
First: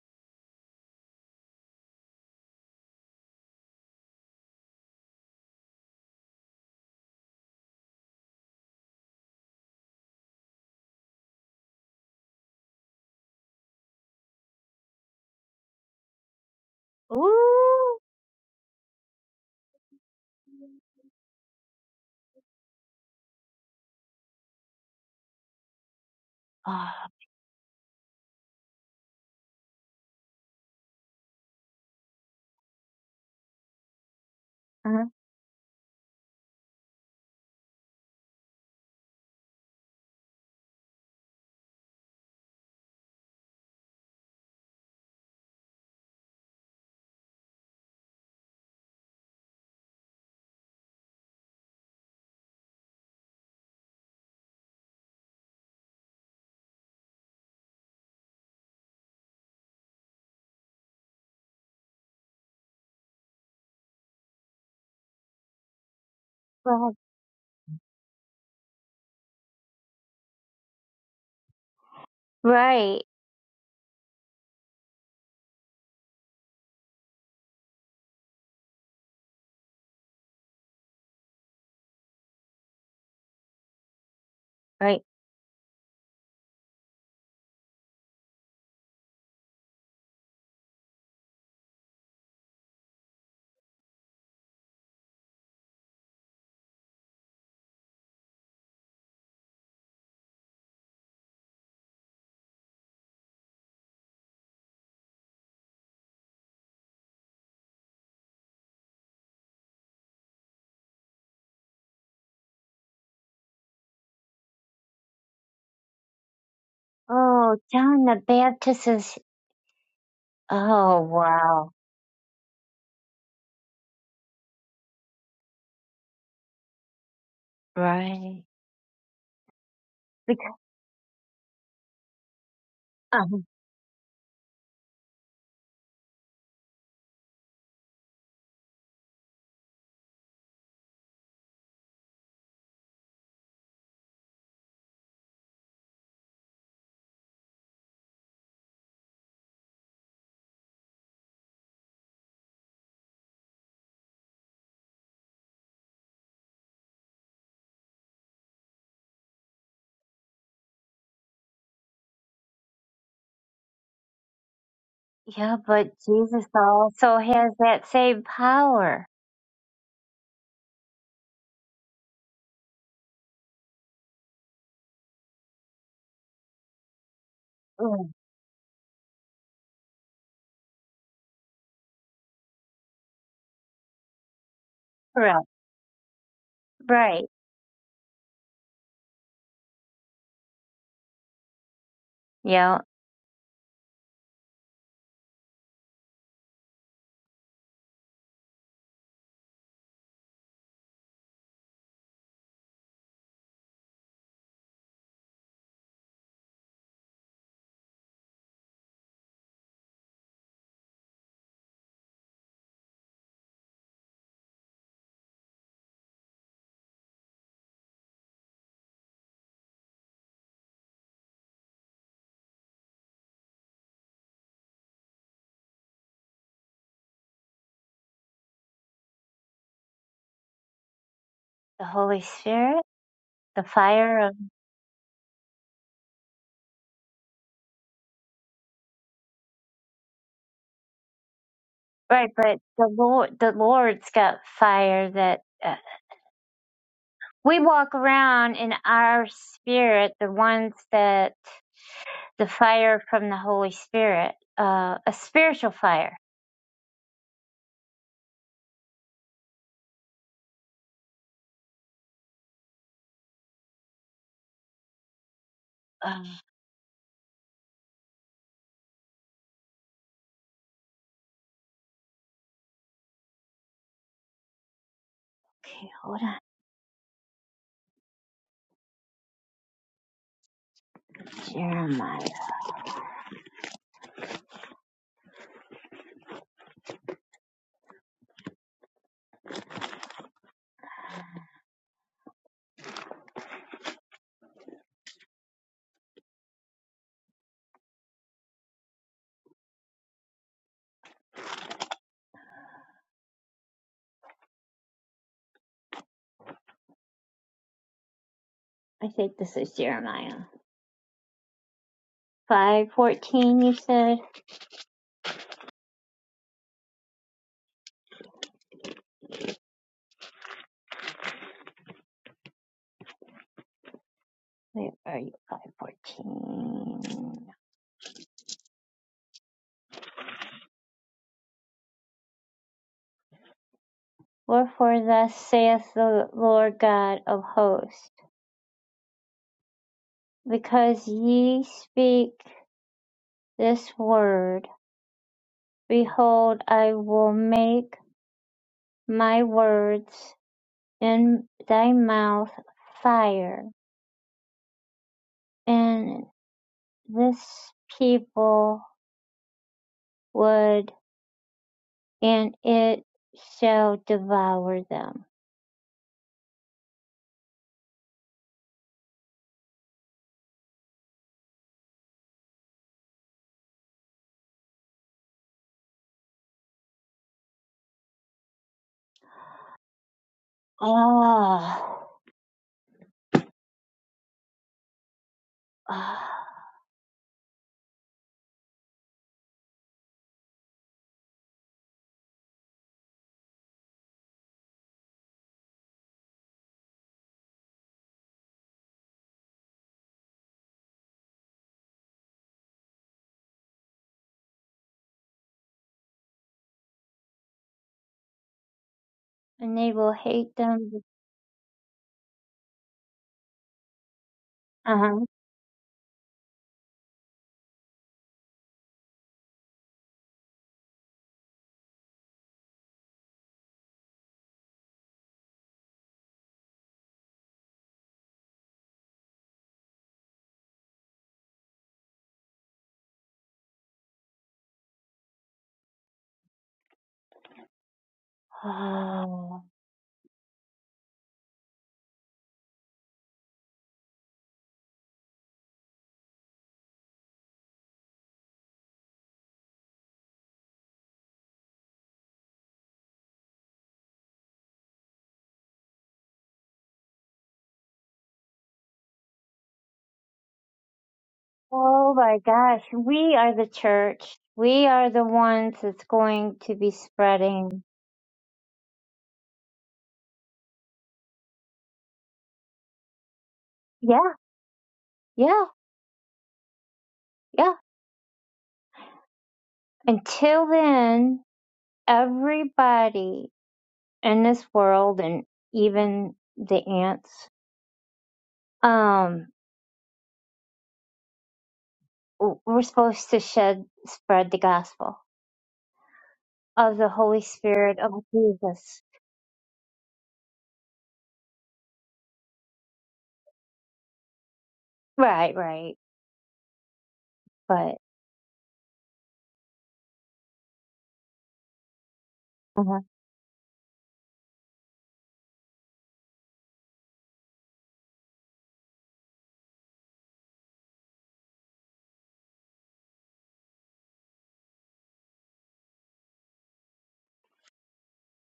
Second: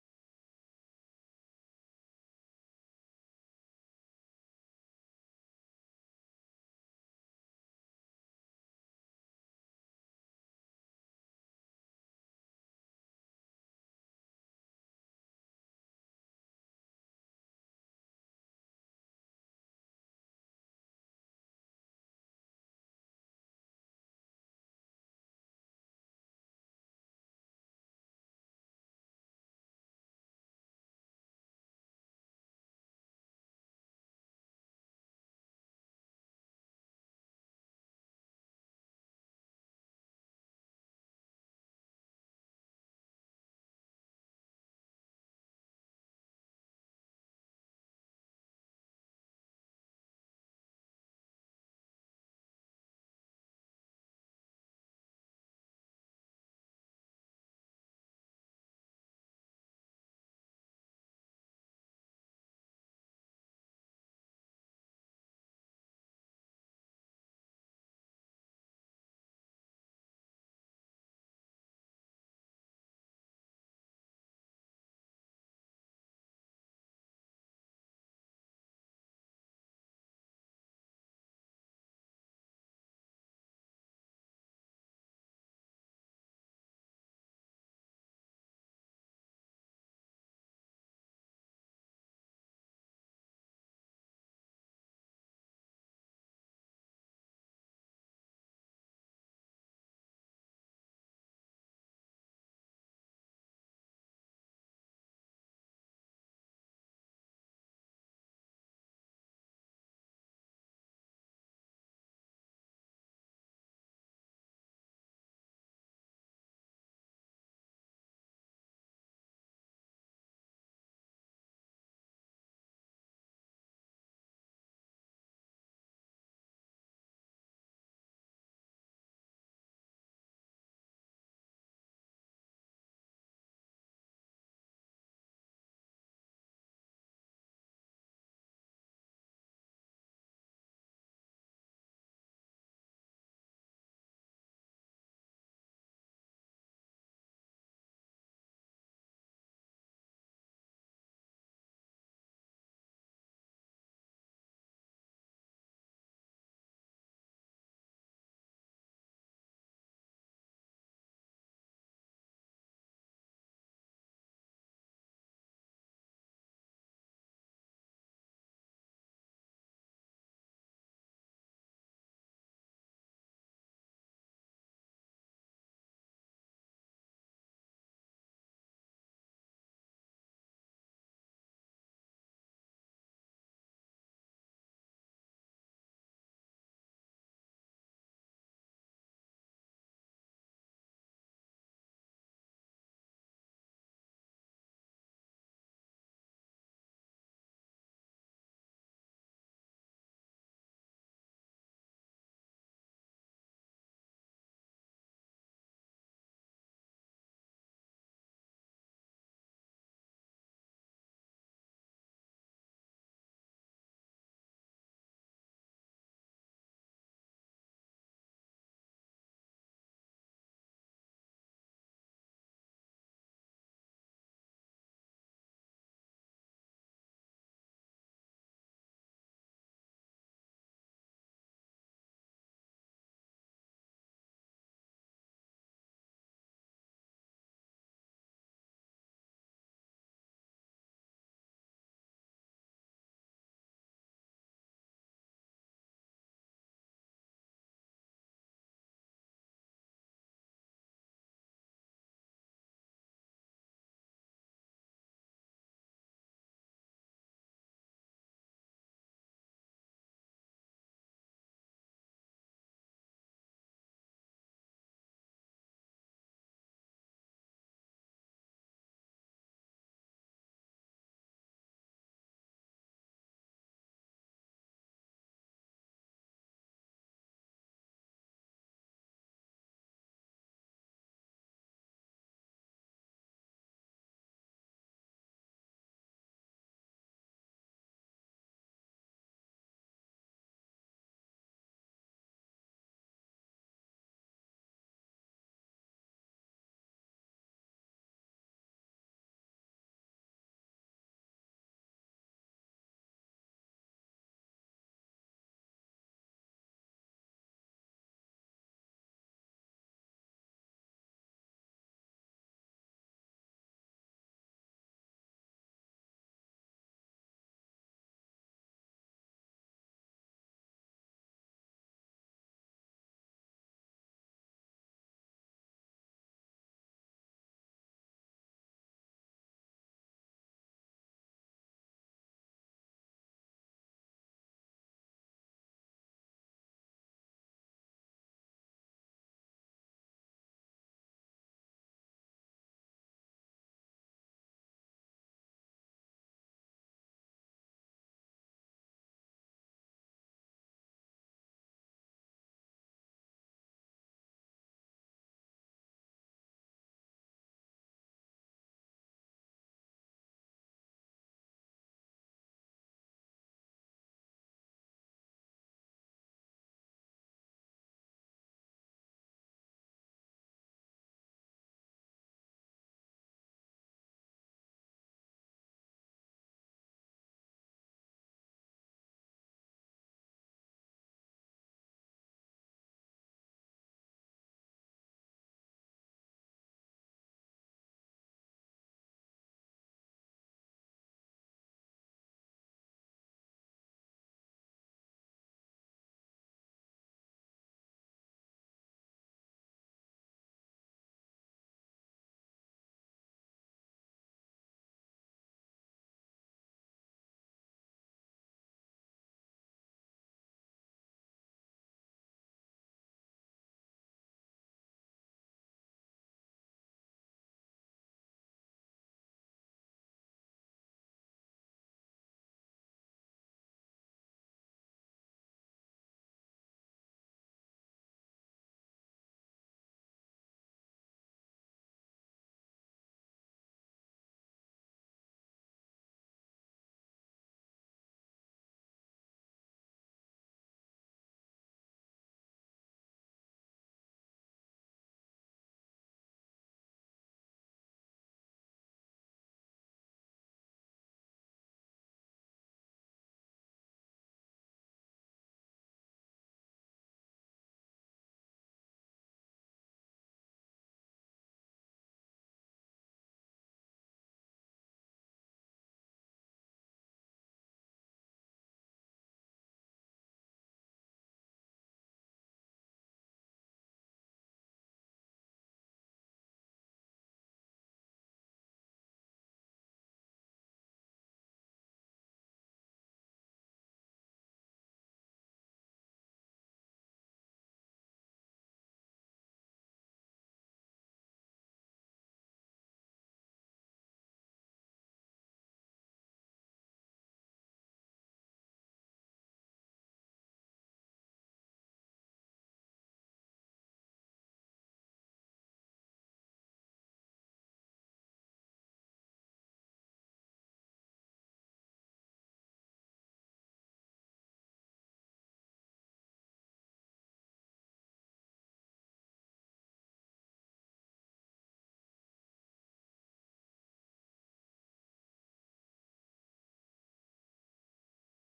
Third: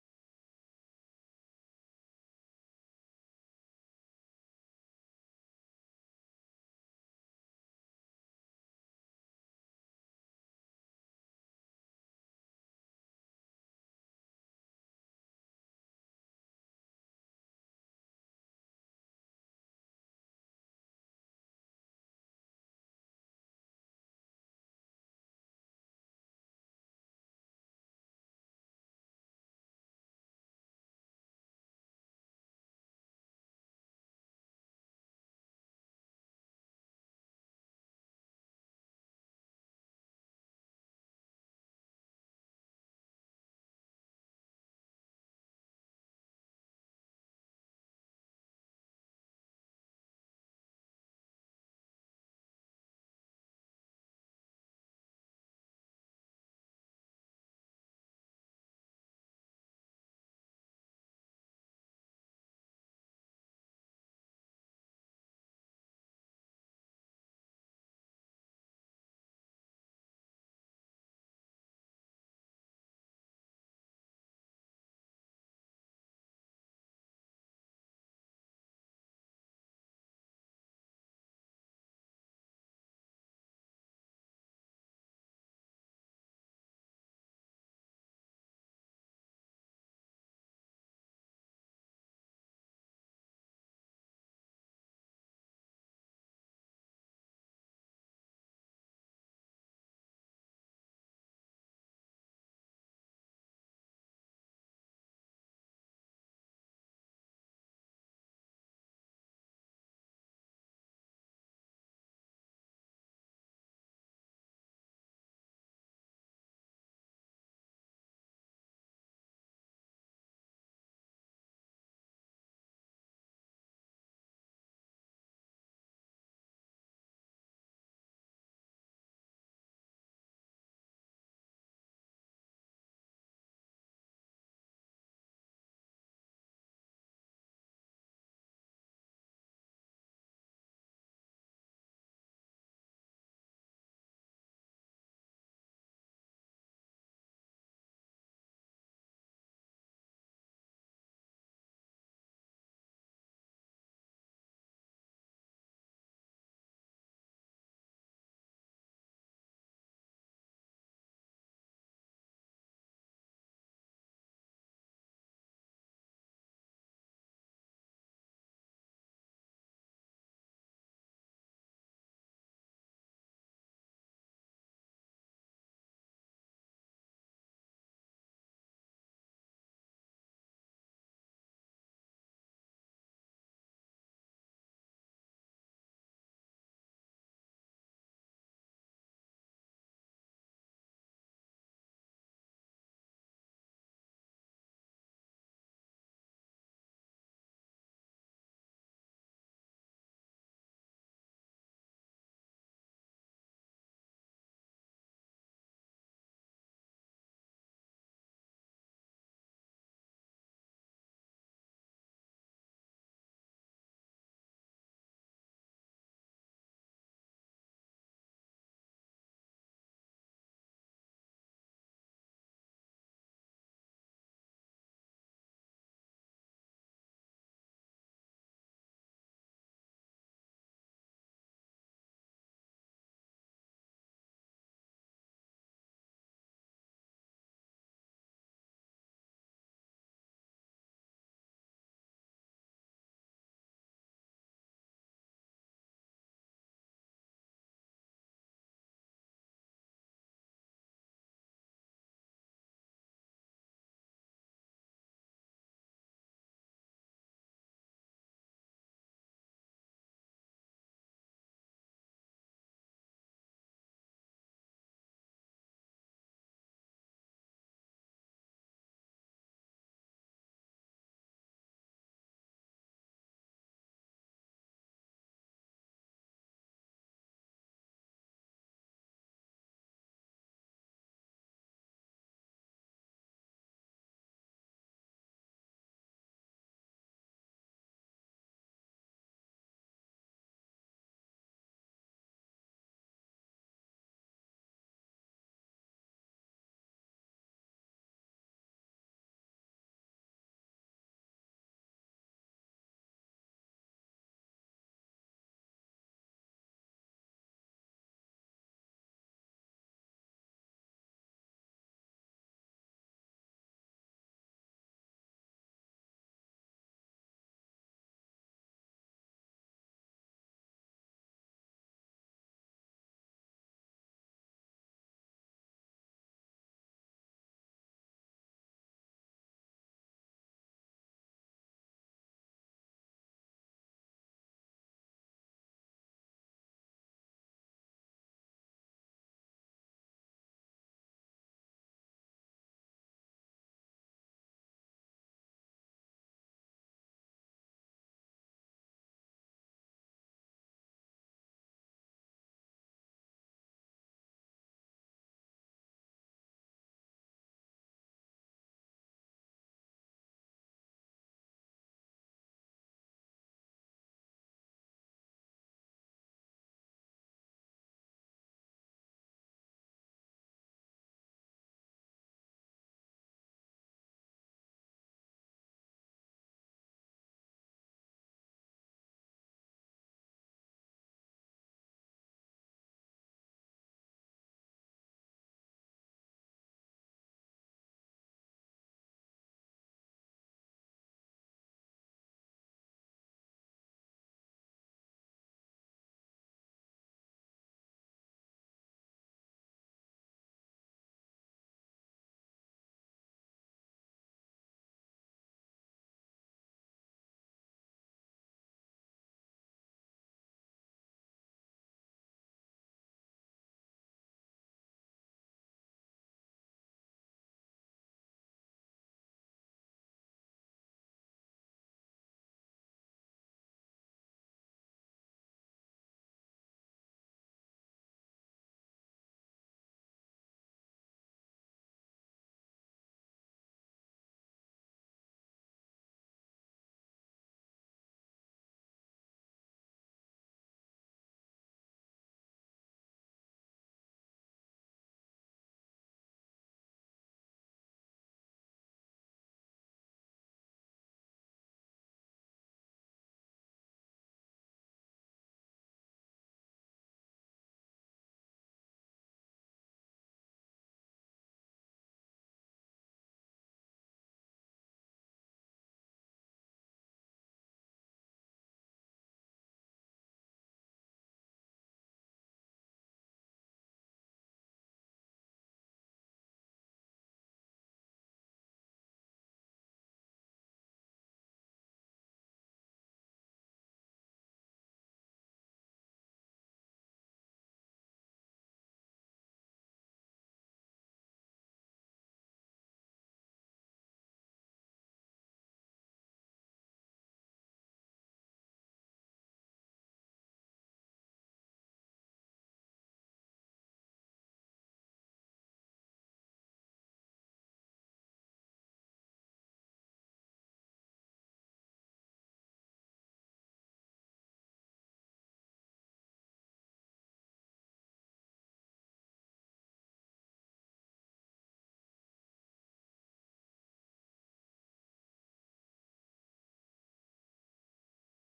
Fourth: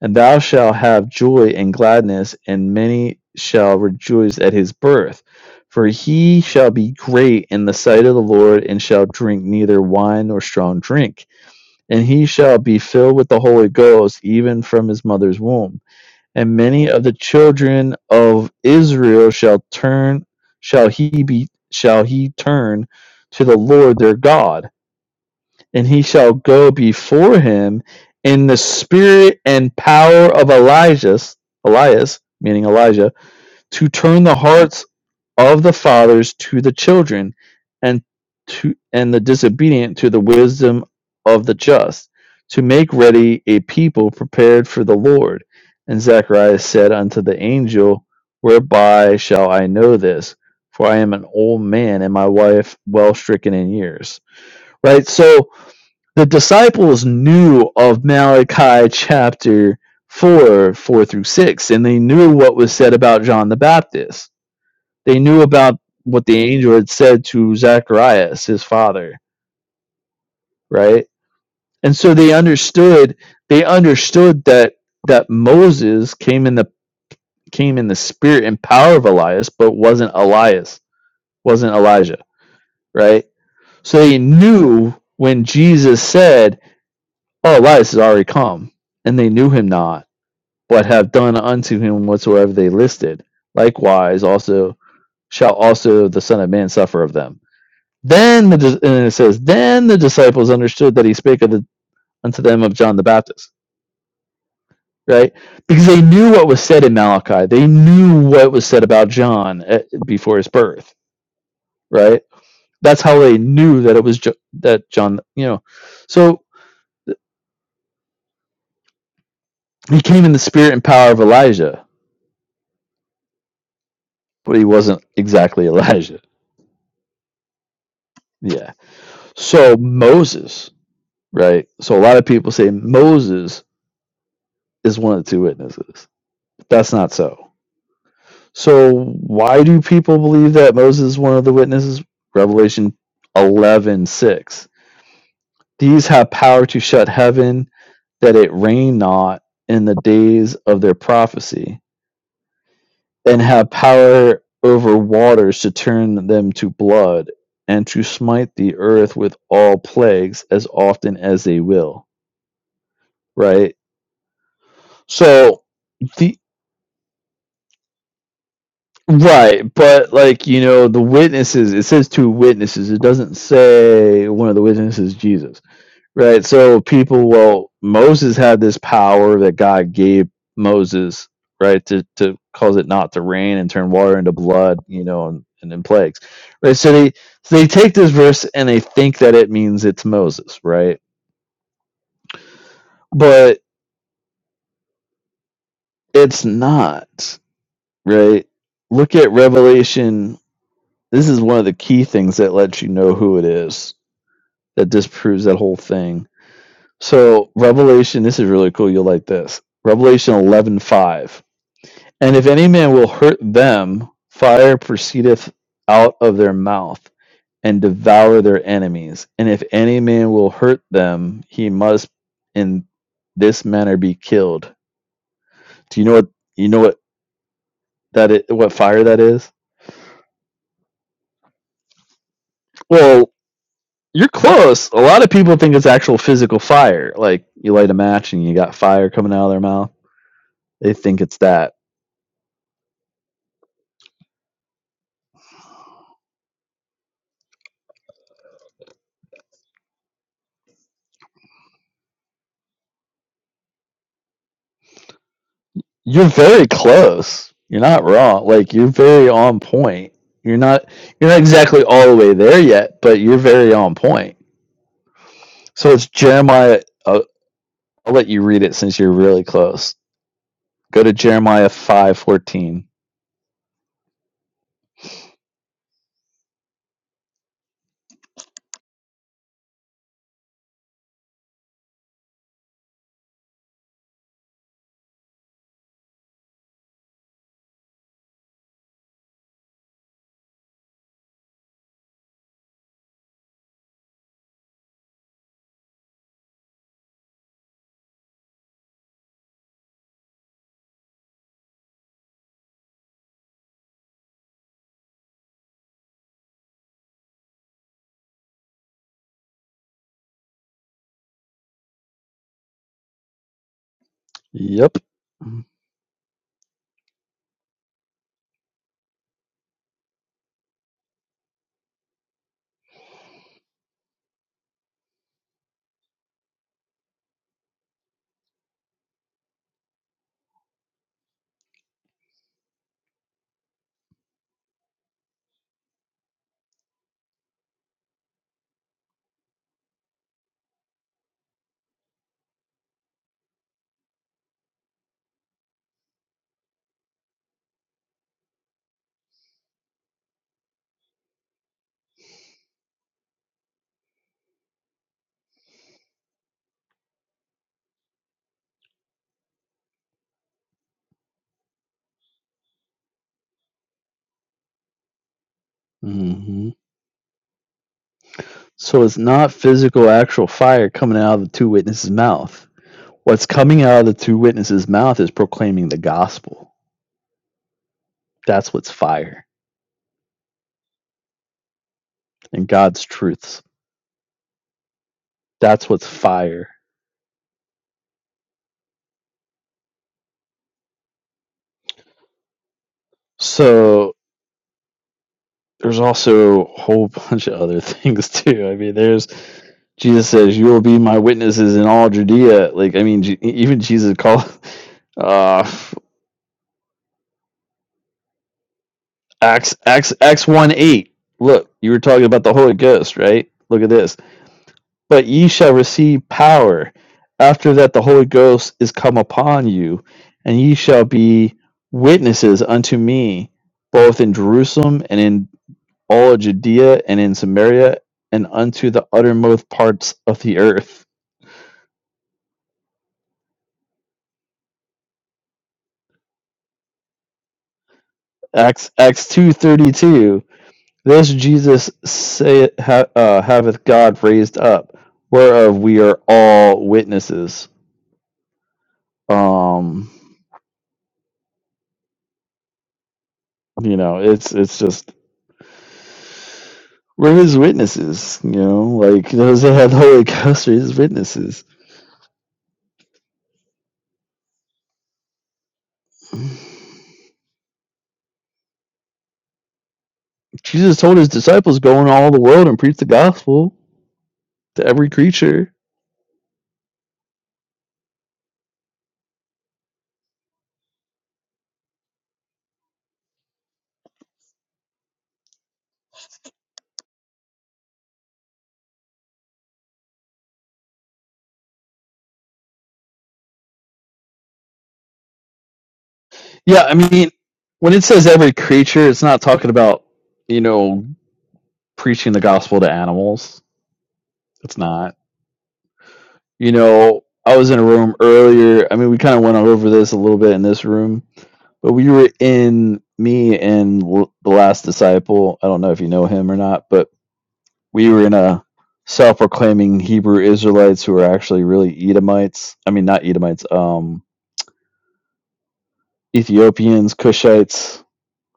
And thou shalt have joy and gladness, and many shall rejoice at his birth. For he shall be great in the sight of the Lord, and shall drink neither wine nor strong drink and he shall be filled with the Holy Ghost even from his mother's womb. And many of the children Ooh. of Israel shall turn shall he be shall he turn to the Lord their God, and he shall go Ah. before him in the spirit and power of Elijah, Elias, meaning Elijah, to turn the hearts Uh-huh. of the fathers to the children, and to and the disobedient to the wisdom of the just, to make ready a people prepared for the Lord. And Zacharias said unto the angel, Whereby shall I know this? For I am an old man, and my wife well stricken in years. Right. So the disciples knew of Malachi chapter four, four through six, and they knew what was said about John the Baptist they knew about what the angel had Right. said to Zacharias, his father, right? And so they Right. understood. They understood that that Moses came in the came in the spirit and power of Elias, but wasn't Elias, wasn't Elijah, right? So they knew Right. when Jesus said, "Oh, Elias is already come," and they knew him not, but have done unto him whatsoever they listed. Likewise, also shall also the Son of Man suffer of them Then the and it says, then the disciples understood that he spake of the, unto them of John the Baptist, right? Because they knew what was said in Malachi. They knew what was said about John eh, before his birth, right? That's how they knew that it was jo- that John, you know. So Oh, John the Baptist is. he came in the spirit and Oh, power of wow. Elijah, but he wasn't exactly Elijah. Right. Yeah. So Because, Moses, right? So a lot of people say um, Moses is one of the two witnesses. That's not so So why do people believe that Moses is one of the witnesses? Revelation eleven six. These have power to shut heaven that it rain not in the days of their prophecy, and have power over waters to turn them to blood, and to smite the earth with all plagues as often as they will. Right? yeah, So but the Jesus also has that same power. Right, but like you know, the witnesses. It says two witnesses. It doesn't say one of the witnesses is Jesus. Right. So people, well, Mm. Moses had this power that God gave Moses, right, to to cause it not to rain and turn water into blood, you know, Right. and and then plagues. Right. So they Right. so they take this verse and they think that it means it's Moses, right? Yeah. But it's not, right? Look at Revelation. This is one of the key things that lets you know who it is that disproves that whole thing. So Revelation, this is really cool. You'll like this. Revelation eleven five. And if any man will hurt them, fire proceedeth out of their mouth and devour their enemies. And if any man will hurt them, he must in this manner be killed. Do you know what you know what that is, what fire that is? The Holy Spirit, Well, the fire you're close. A lot of people think it's actual physical fire. Like you light a match and you got fire coming out of their mouth. They think it's that Right, but the Lord, the Lord's got fire that uh, we walk around in our spirit, the ones that the fire from the Holy Spirit, uh, a spiritual fire. You're very close. You're not wrong. Like you're very on point. You're not you're not exactly all the way there yet, but you're very on point. So it's Okay, Jeremiah. I'll, I'll let you read it since you're really close. Go to Jeremiah five fourteen. hold on. Jeremiah. I think this is Jeremiah. 514, you said? Yep. Where are you? 514. Wherefore thus saith the Lord God of hosts, because ye speak this word, Behold, I will make my words in thy mouth fire, and this people wood, and it shall devour them. hmm So it's not physical, actual fire coming out of the two witnesses' mouth. What's coming out of the two witnesses' mouth is proclaiming the gospel. That's what's fire Ah, and God's truths. That's what's ah, fire. So there's also a whole bunch of other things too. I mean, there's Jesus says, "You will be my witnesses in all Judea." Like, I mean, Je- even Jesus called uh, Acts and they will Acts Acts hate one them. eight. Look, you were talking about the Holy Ghost, right? Look at this. Uh-huh. But ye shall receive power after that the Holy Ghost is come upon you, and ye shall be witnesses unto me, both in Jerusalem and in all of Judea and in Samaria and unto the uttermost parts of the earth. Acts Acts two Ah. thirty two. This Jesus say, ha, uh, haveth God raised up, whereof we are all witnesses. Um, you know, it's it's just we're his witnesses. You know, like those that have the Holy Ghost are his witnesses. Oh my gosh, we are the church. We are the ones that's going to be spreading. Jesus told his disciples, "Go into all the world and preach the gospel Yeah, to every yeah, creature." yeah. Until then, everybody in this world and even the ants um w- we're supposed to shed spread the gospel Yeah, I of the mean, holy when spirit it of says every jesus creature, it's not talking about, you know, preaching the gospel to animals. It's not. right right You know, I was in a but room earlier. I mean, we kind of went over this a little bit in this room, but we were uh-huh. in me and l- the last disciple. I don't know if you know him or not, but we were in a self proclaiming Hebrew Israelites who are actually really Edomites. I mean, not Edomites, um, Ethiopians, Cushites,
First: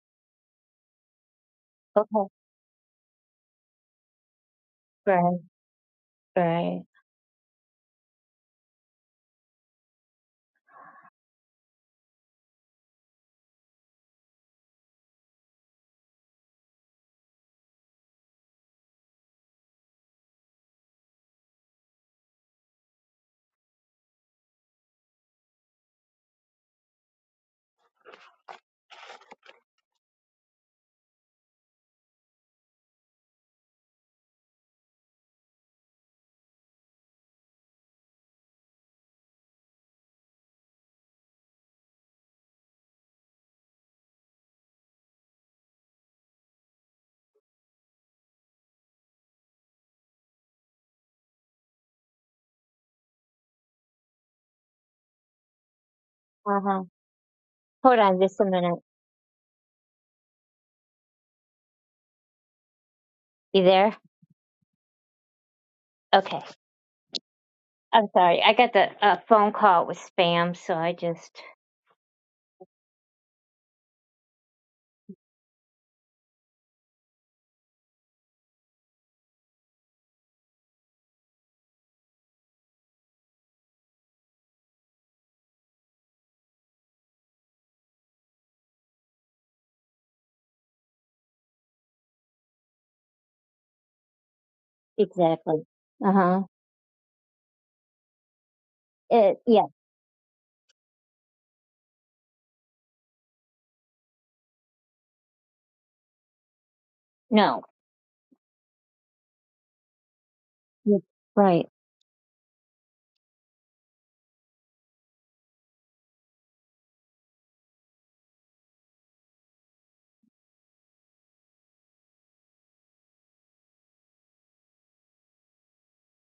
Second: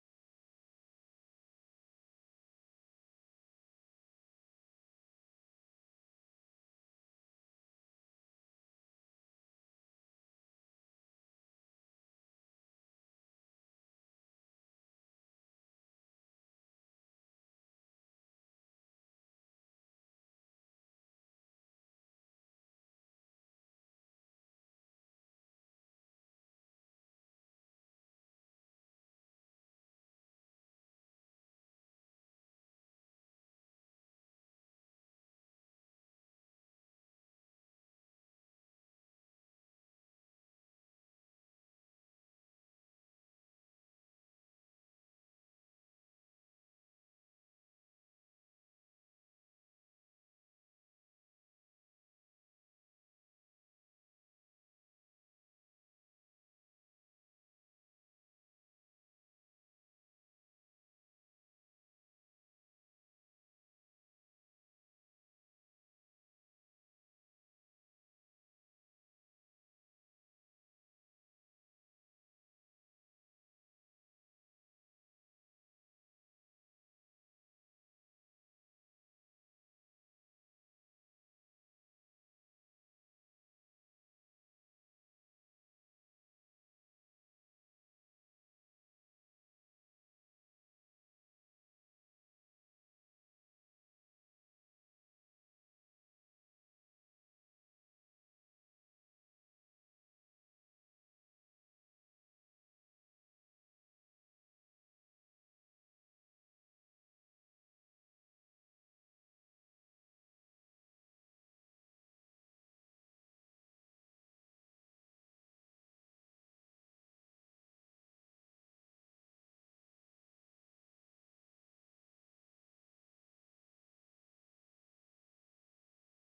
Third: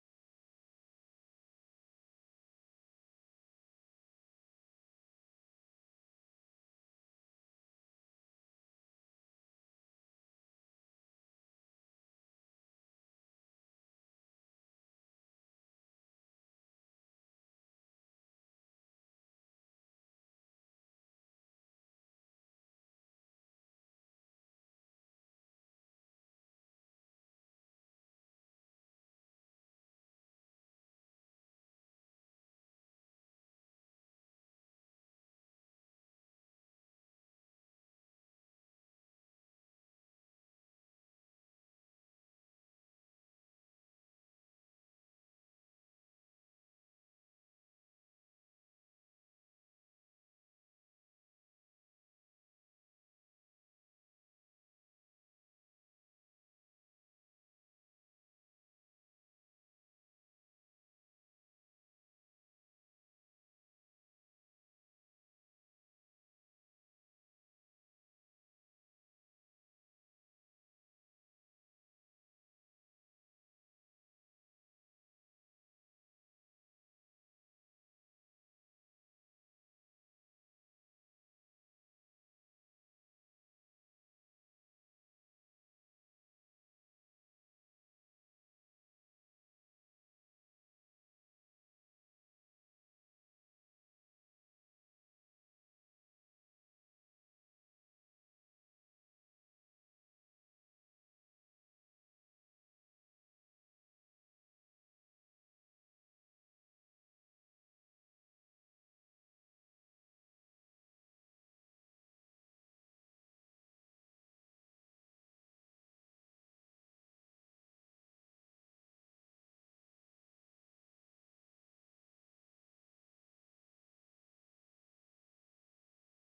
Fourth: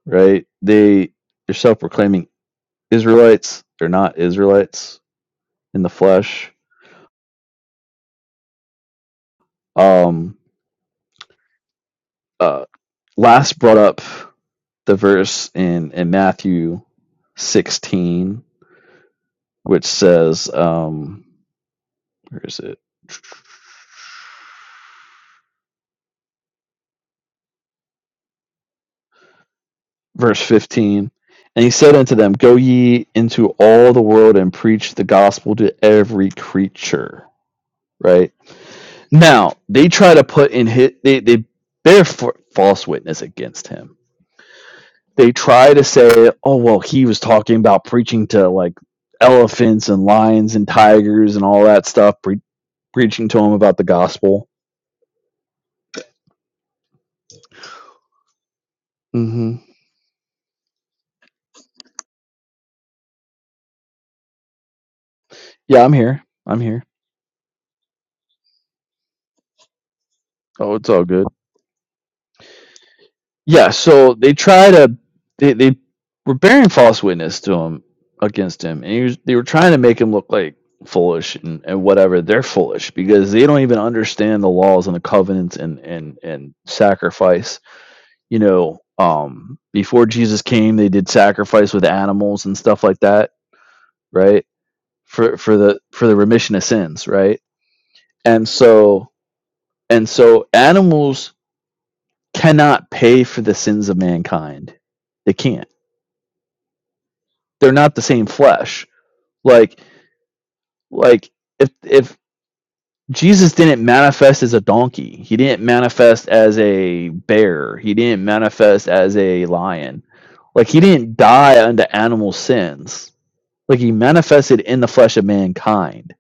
right? They, they're self proclaiming okay Israelites. They're not Israelites right in the flesh. right Um, uh, last brought up the verse in, in Matthew 16, which says, um, where is it? Verse 15. And he said unto them, Go ye into all the world and preach the gospel to every creature. Right? Now, they try to put in hit, they, they bear false witness against him they try to say, oh, well, he was talking about preaching to like elephants and lions and tigers and all that stuff, pre- preaching to them about the gospel. uh-huh hold on just a minute hmm you there Yeah, I'm here. okay I'm here. i'm sorry i got the uh, phone call with spam so Oh, it's i all good. just Yeah, so they try to, they, they were bearing false witness to him against him, and he was, they were trying to make him look like foolish and, and whatever. They're foolish because they don't even understand the laws and the covenants and, and, and sacrifice you know, um, before Jesus came, they did sacrifice with animals and stuff like that, right? For for exactly the for the uh-huh remission of sins, right? And so it yeah and so animals cannot pay for the sins of mankind. They can't. no They're not the same flesh. Like like right if if Jesus didn't manifest as a donkey, he didn't manifest as a bear, he didn't manifest as a lion. Like he didn't die unto animal sins Like he manifested in the flesh of mankind,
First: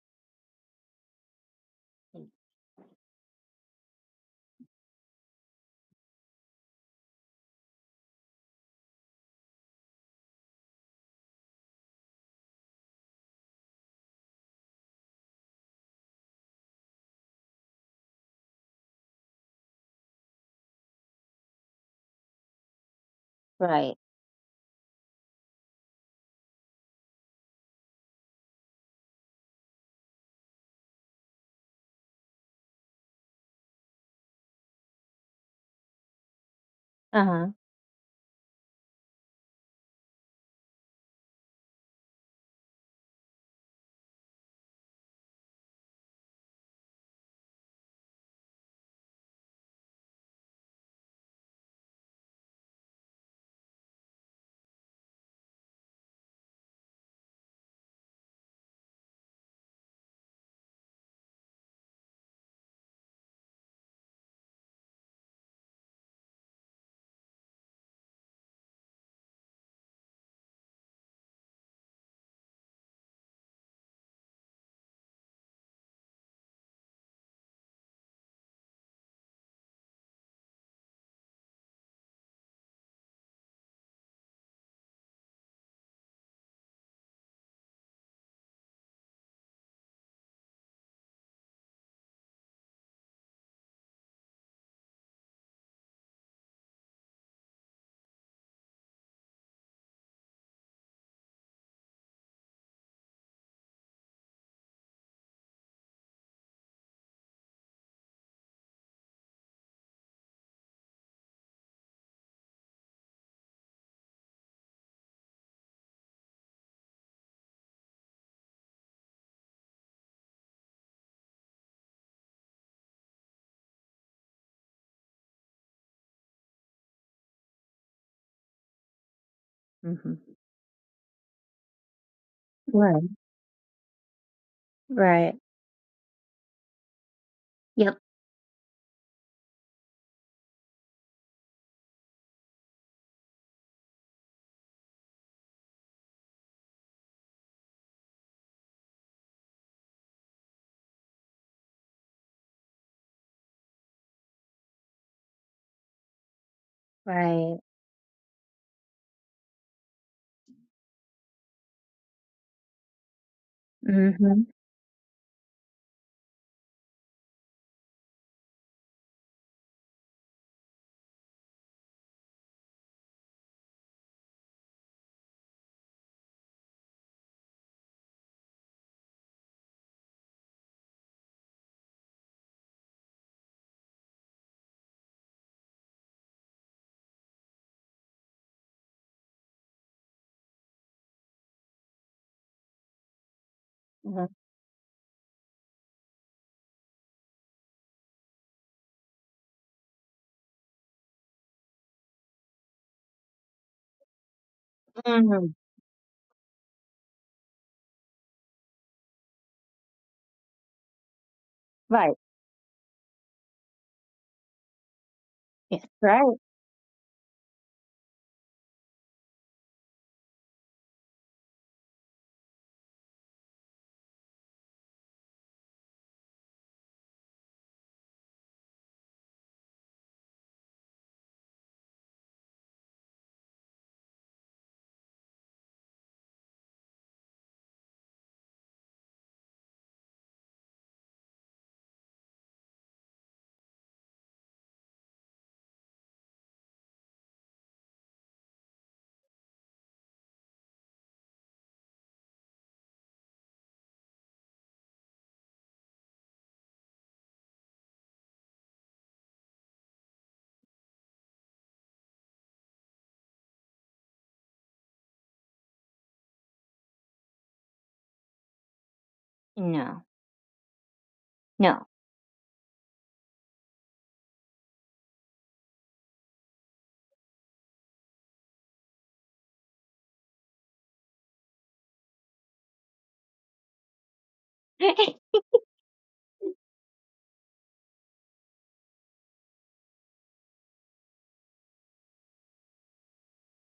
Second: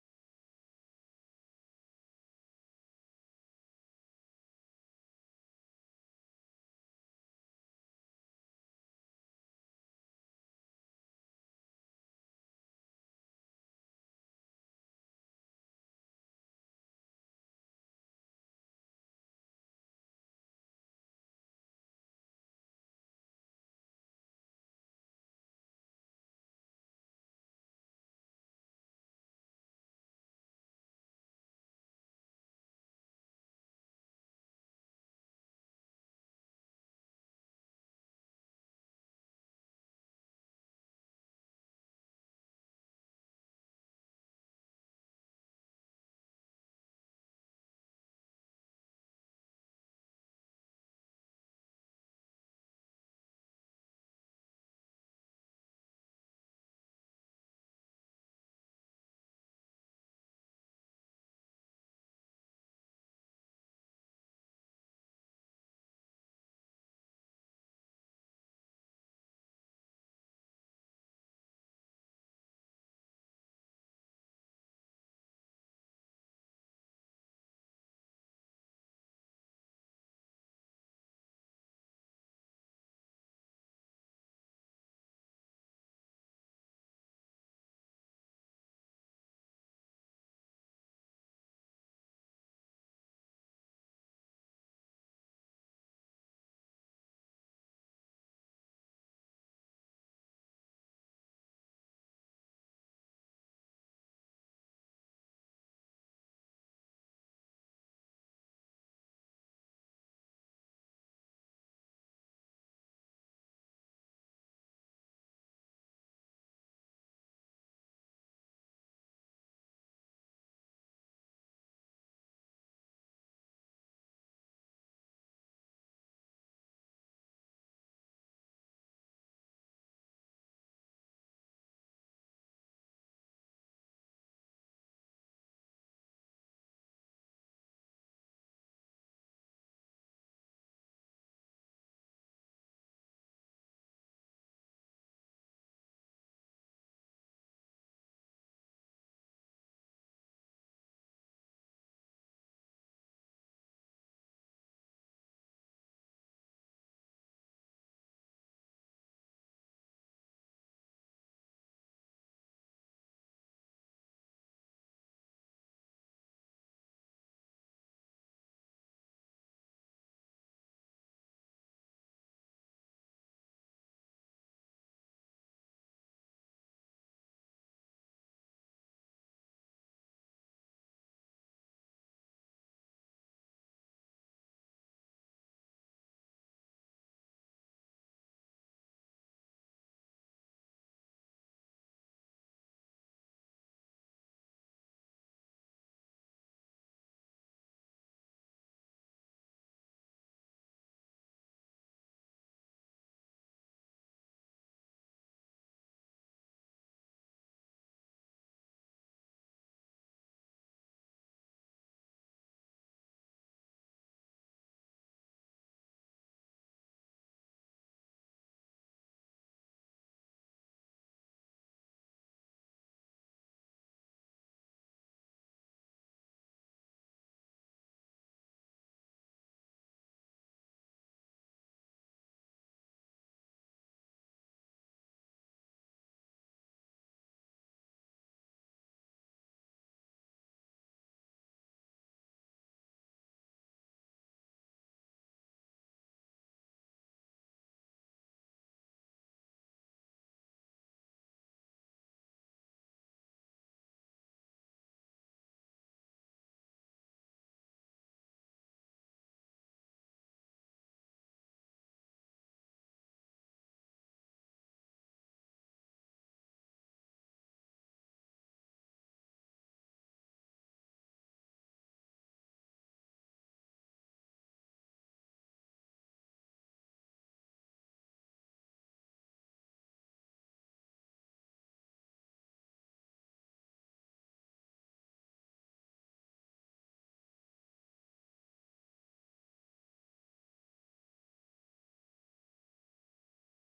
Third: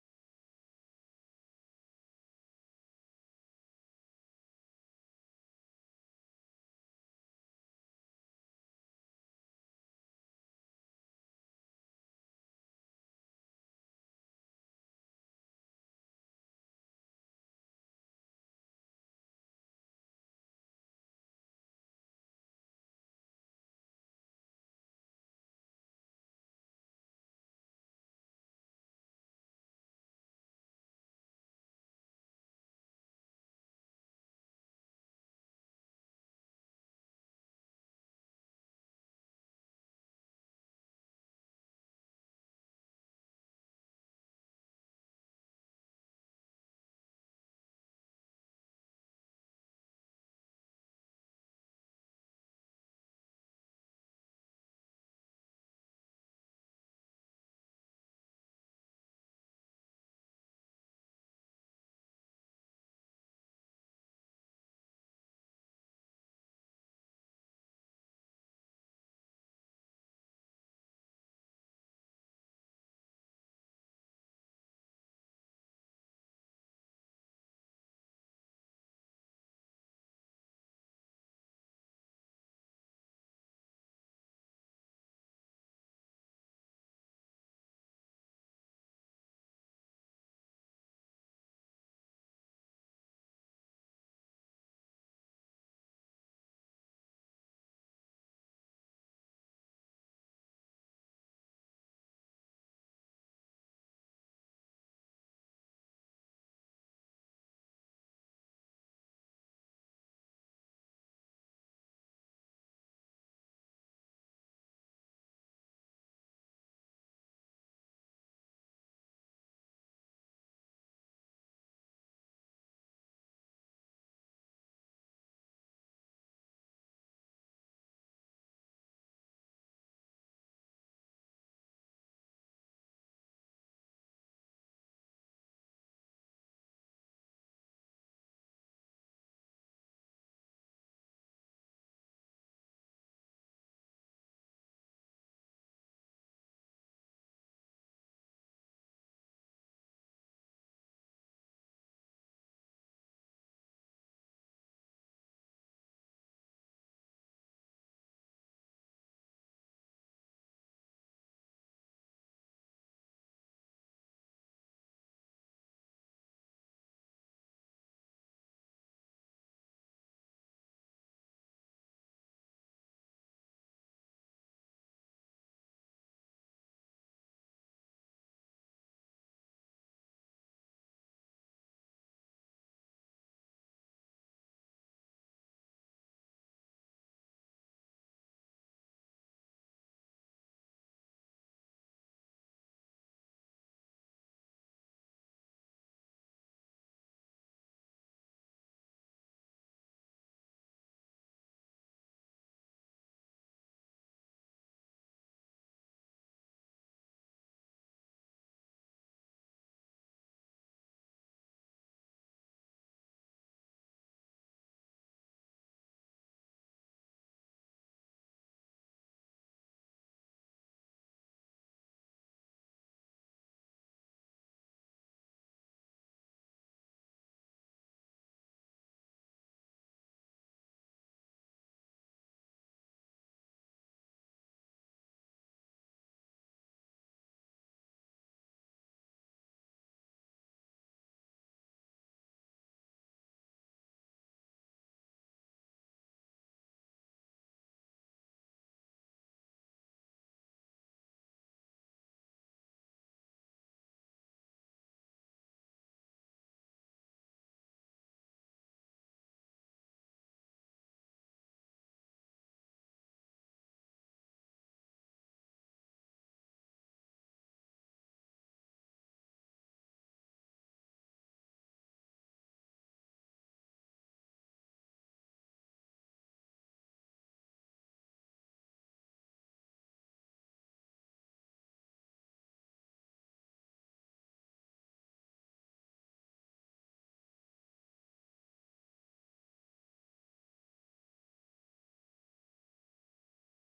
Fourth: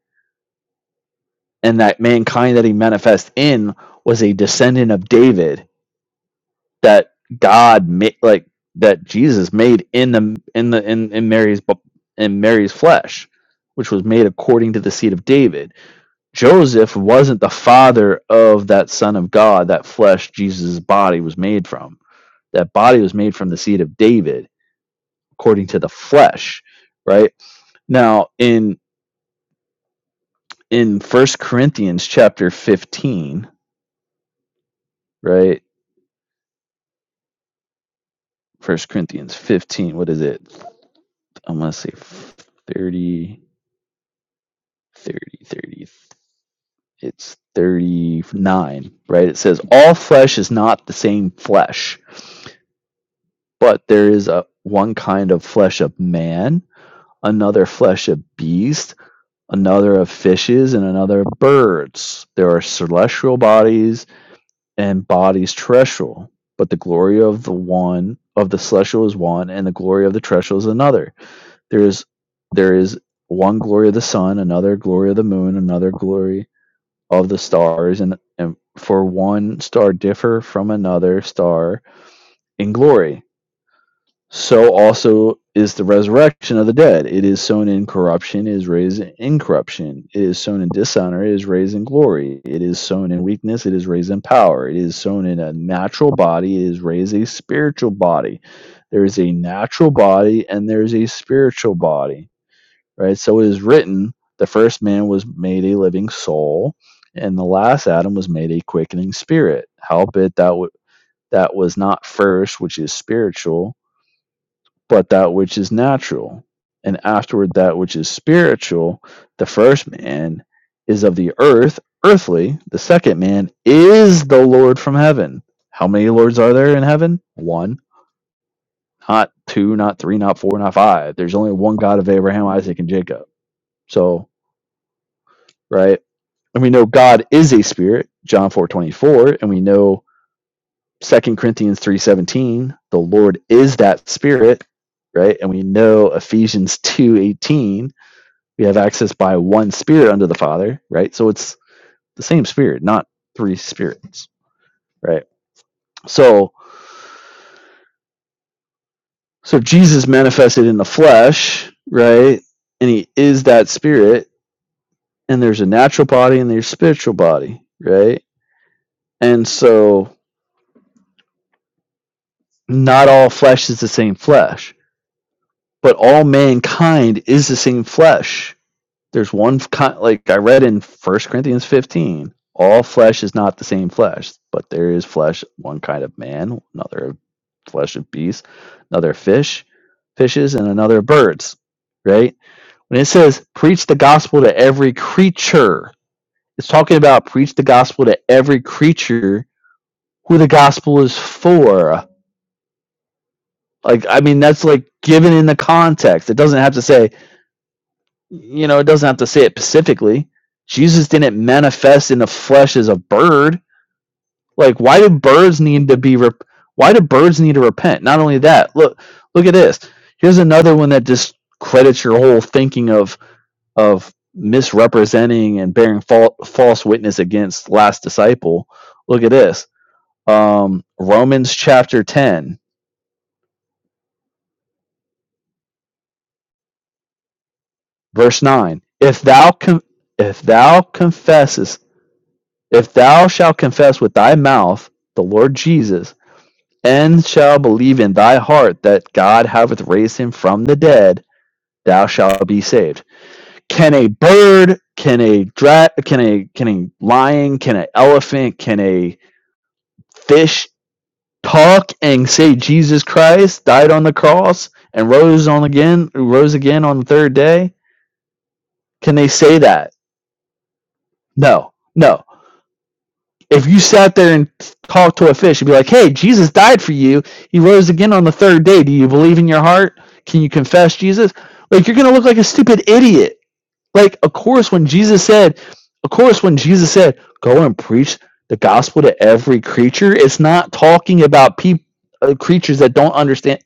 and that mankind that he manifest in was a descendant of David that God made, like that Jesus made in the in the in, in Mary's bu- in Mary's flesh, which was made according to the seed of David. Joseph wasn't the father of that son of God, that flesh Jesus' body was made from. That body was made from the seed right of David, according to the flesh, right? Now in in First Corinthians chapter 15, right? uh-huh First Corinthians 15, what is it? I'm going to say 30, 30, 30. It's 39, right? It says, All flesh is not the same flesh, but there is a one kind of flesh of man, another flesh of beast, another of fishes, and another of birds. There are celestial bodies embodies terrestrial, but the glory of the one of the celestial is one, and the glory of the terrestrial is another. There is there is one glory of the sun, another glory of the moon, another glory of the stars, and, and for one star differ from another star in glory so also is the resurrection of the dead. It is sown in corruption, it is raised in corruption. It is sown in dishonor, it is raised in glory. It is sown in weakness, it is raised in power. It is sown in a natural body, it is raised a spiritual body. There is a natural body and there is a spiritual body, right? So it is written the first man was made a living soul, and the last Adam was made a quickening spirit. Howbeit that, w- that was not first, which is spiritual but that which is natural, and afterward that which is spiritual, the first man is of the earth, earthly, the second man is the Lord from heaven. How many lords are there in heaven? One, not two, not hmm three, not four, not five. There's only one God of Abraham, Isaac, and right Jacob. So, right right? And we know God is a Yep. spirit, John 4:24, and we know 2 Corinthians 3:17. the Lord is that spirit, right? And we know Ephesians 2:18. We have access by one spirit unto the Father, right? So it's the same spirit, not three spirits, right? So Right. so Jesus manifested in the flesh, right? And he is that spirit, Mm-hmm. and there's a natural body and there's a spiritual body, right? And so not all flesh is the same flesh, but all mankind is the same flesh There's one kind like I read in First Corinthians 15, all flesh is not the same flesh, but there is flesh one kind of man, another flesh of beasts, another fish, fishes, and another birds. Right? When it says preach the hmm gospel to every creature, it's talking about preach the gospel to every creature who the gospel is for. Like I mean, that's like given in hmm the context. It doesn't have to say You know, it doesn't have to say it specifically. Jesus didn't manifest Right. in the flesh as a bird. Like, why do birds Yes. need to be? Right. Rep- why do birds need to repent? Not only that, look, look at this. Here's another one that discredits your whole thinking of of misrepresenting and bearing fal- false witness against last disciple. Look at this. Um, Romans chapter ten, verse nine. If thou con- if thou confesses If thou shalt confess with thy mouth the Lord Jesus, and shalt believe in thy heart that God hath raised him from the dead, thou shalt be saved. Can a bird, can a dra- can a can a lion, can an elephant, can a fish talk and say Jesus Christ died on the cross and rose on again, rose again on the third day? Can they say that? No. No. No. No If you sat there and talked to a fish and be like, hey, Jesus died for you, he rose again on the third day. Do you believe in your heart? Can you confess Jesus? Like, you're going to look like a stupid idiot. Like, of course, when Jesus said, of course, when Jesus said, go and preach the gospel to every creature, it's not talking about people. Uh, creatures that don't understand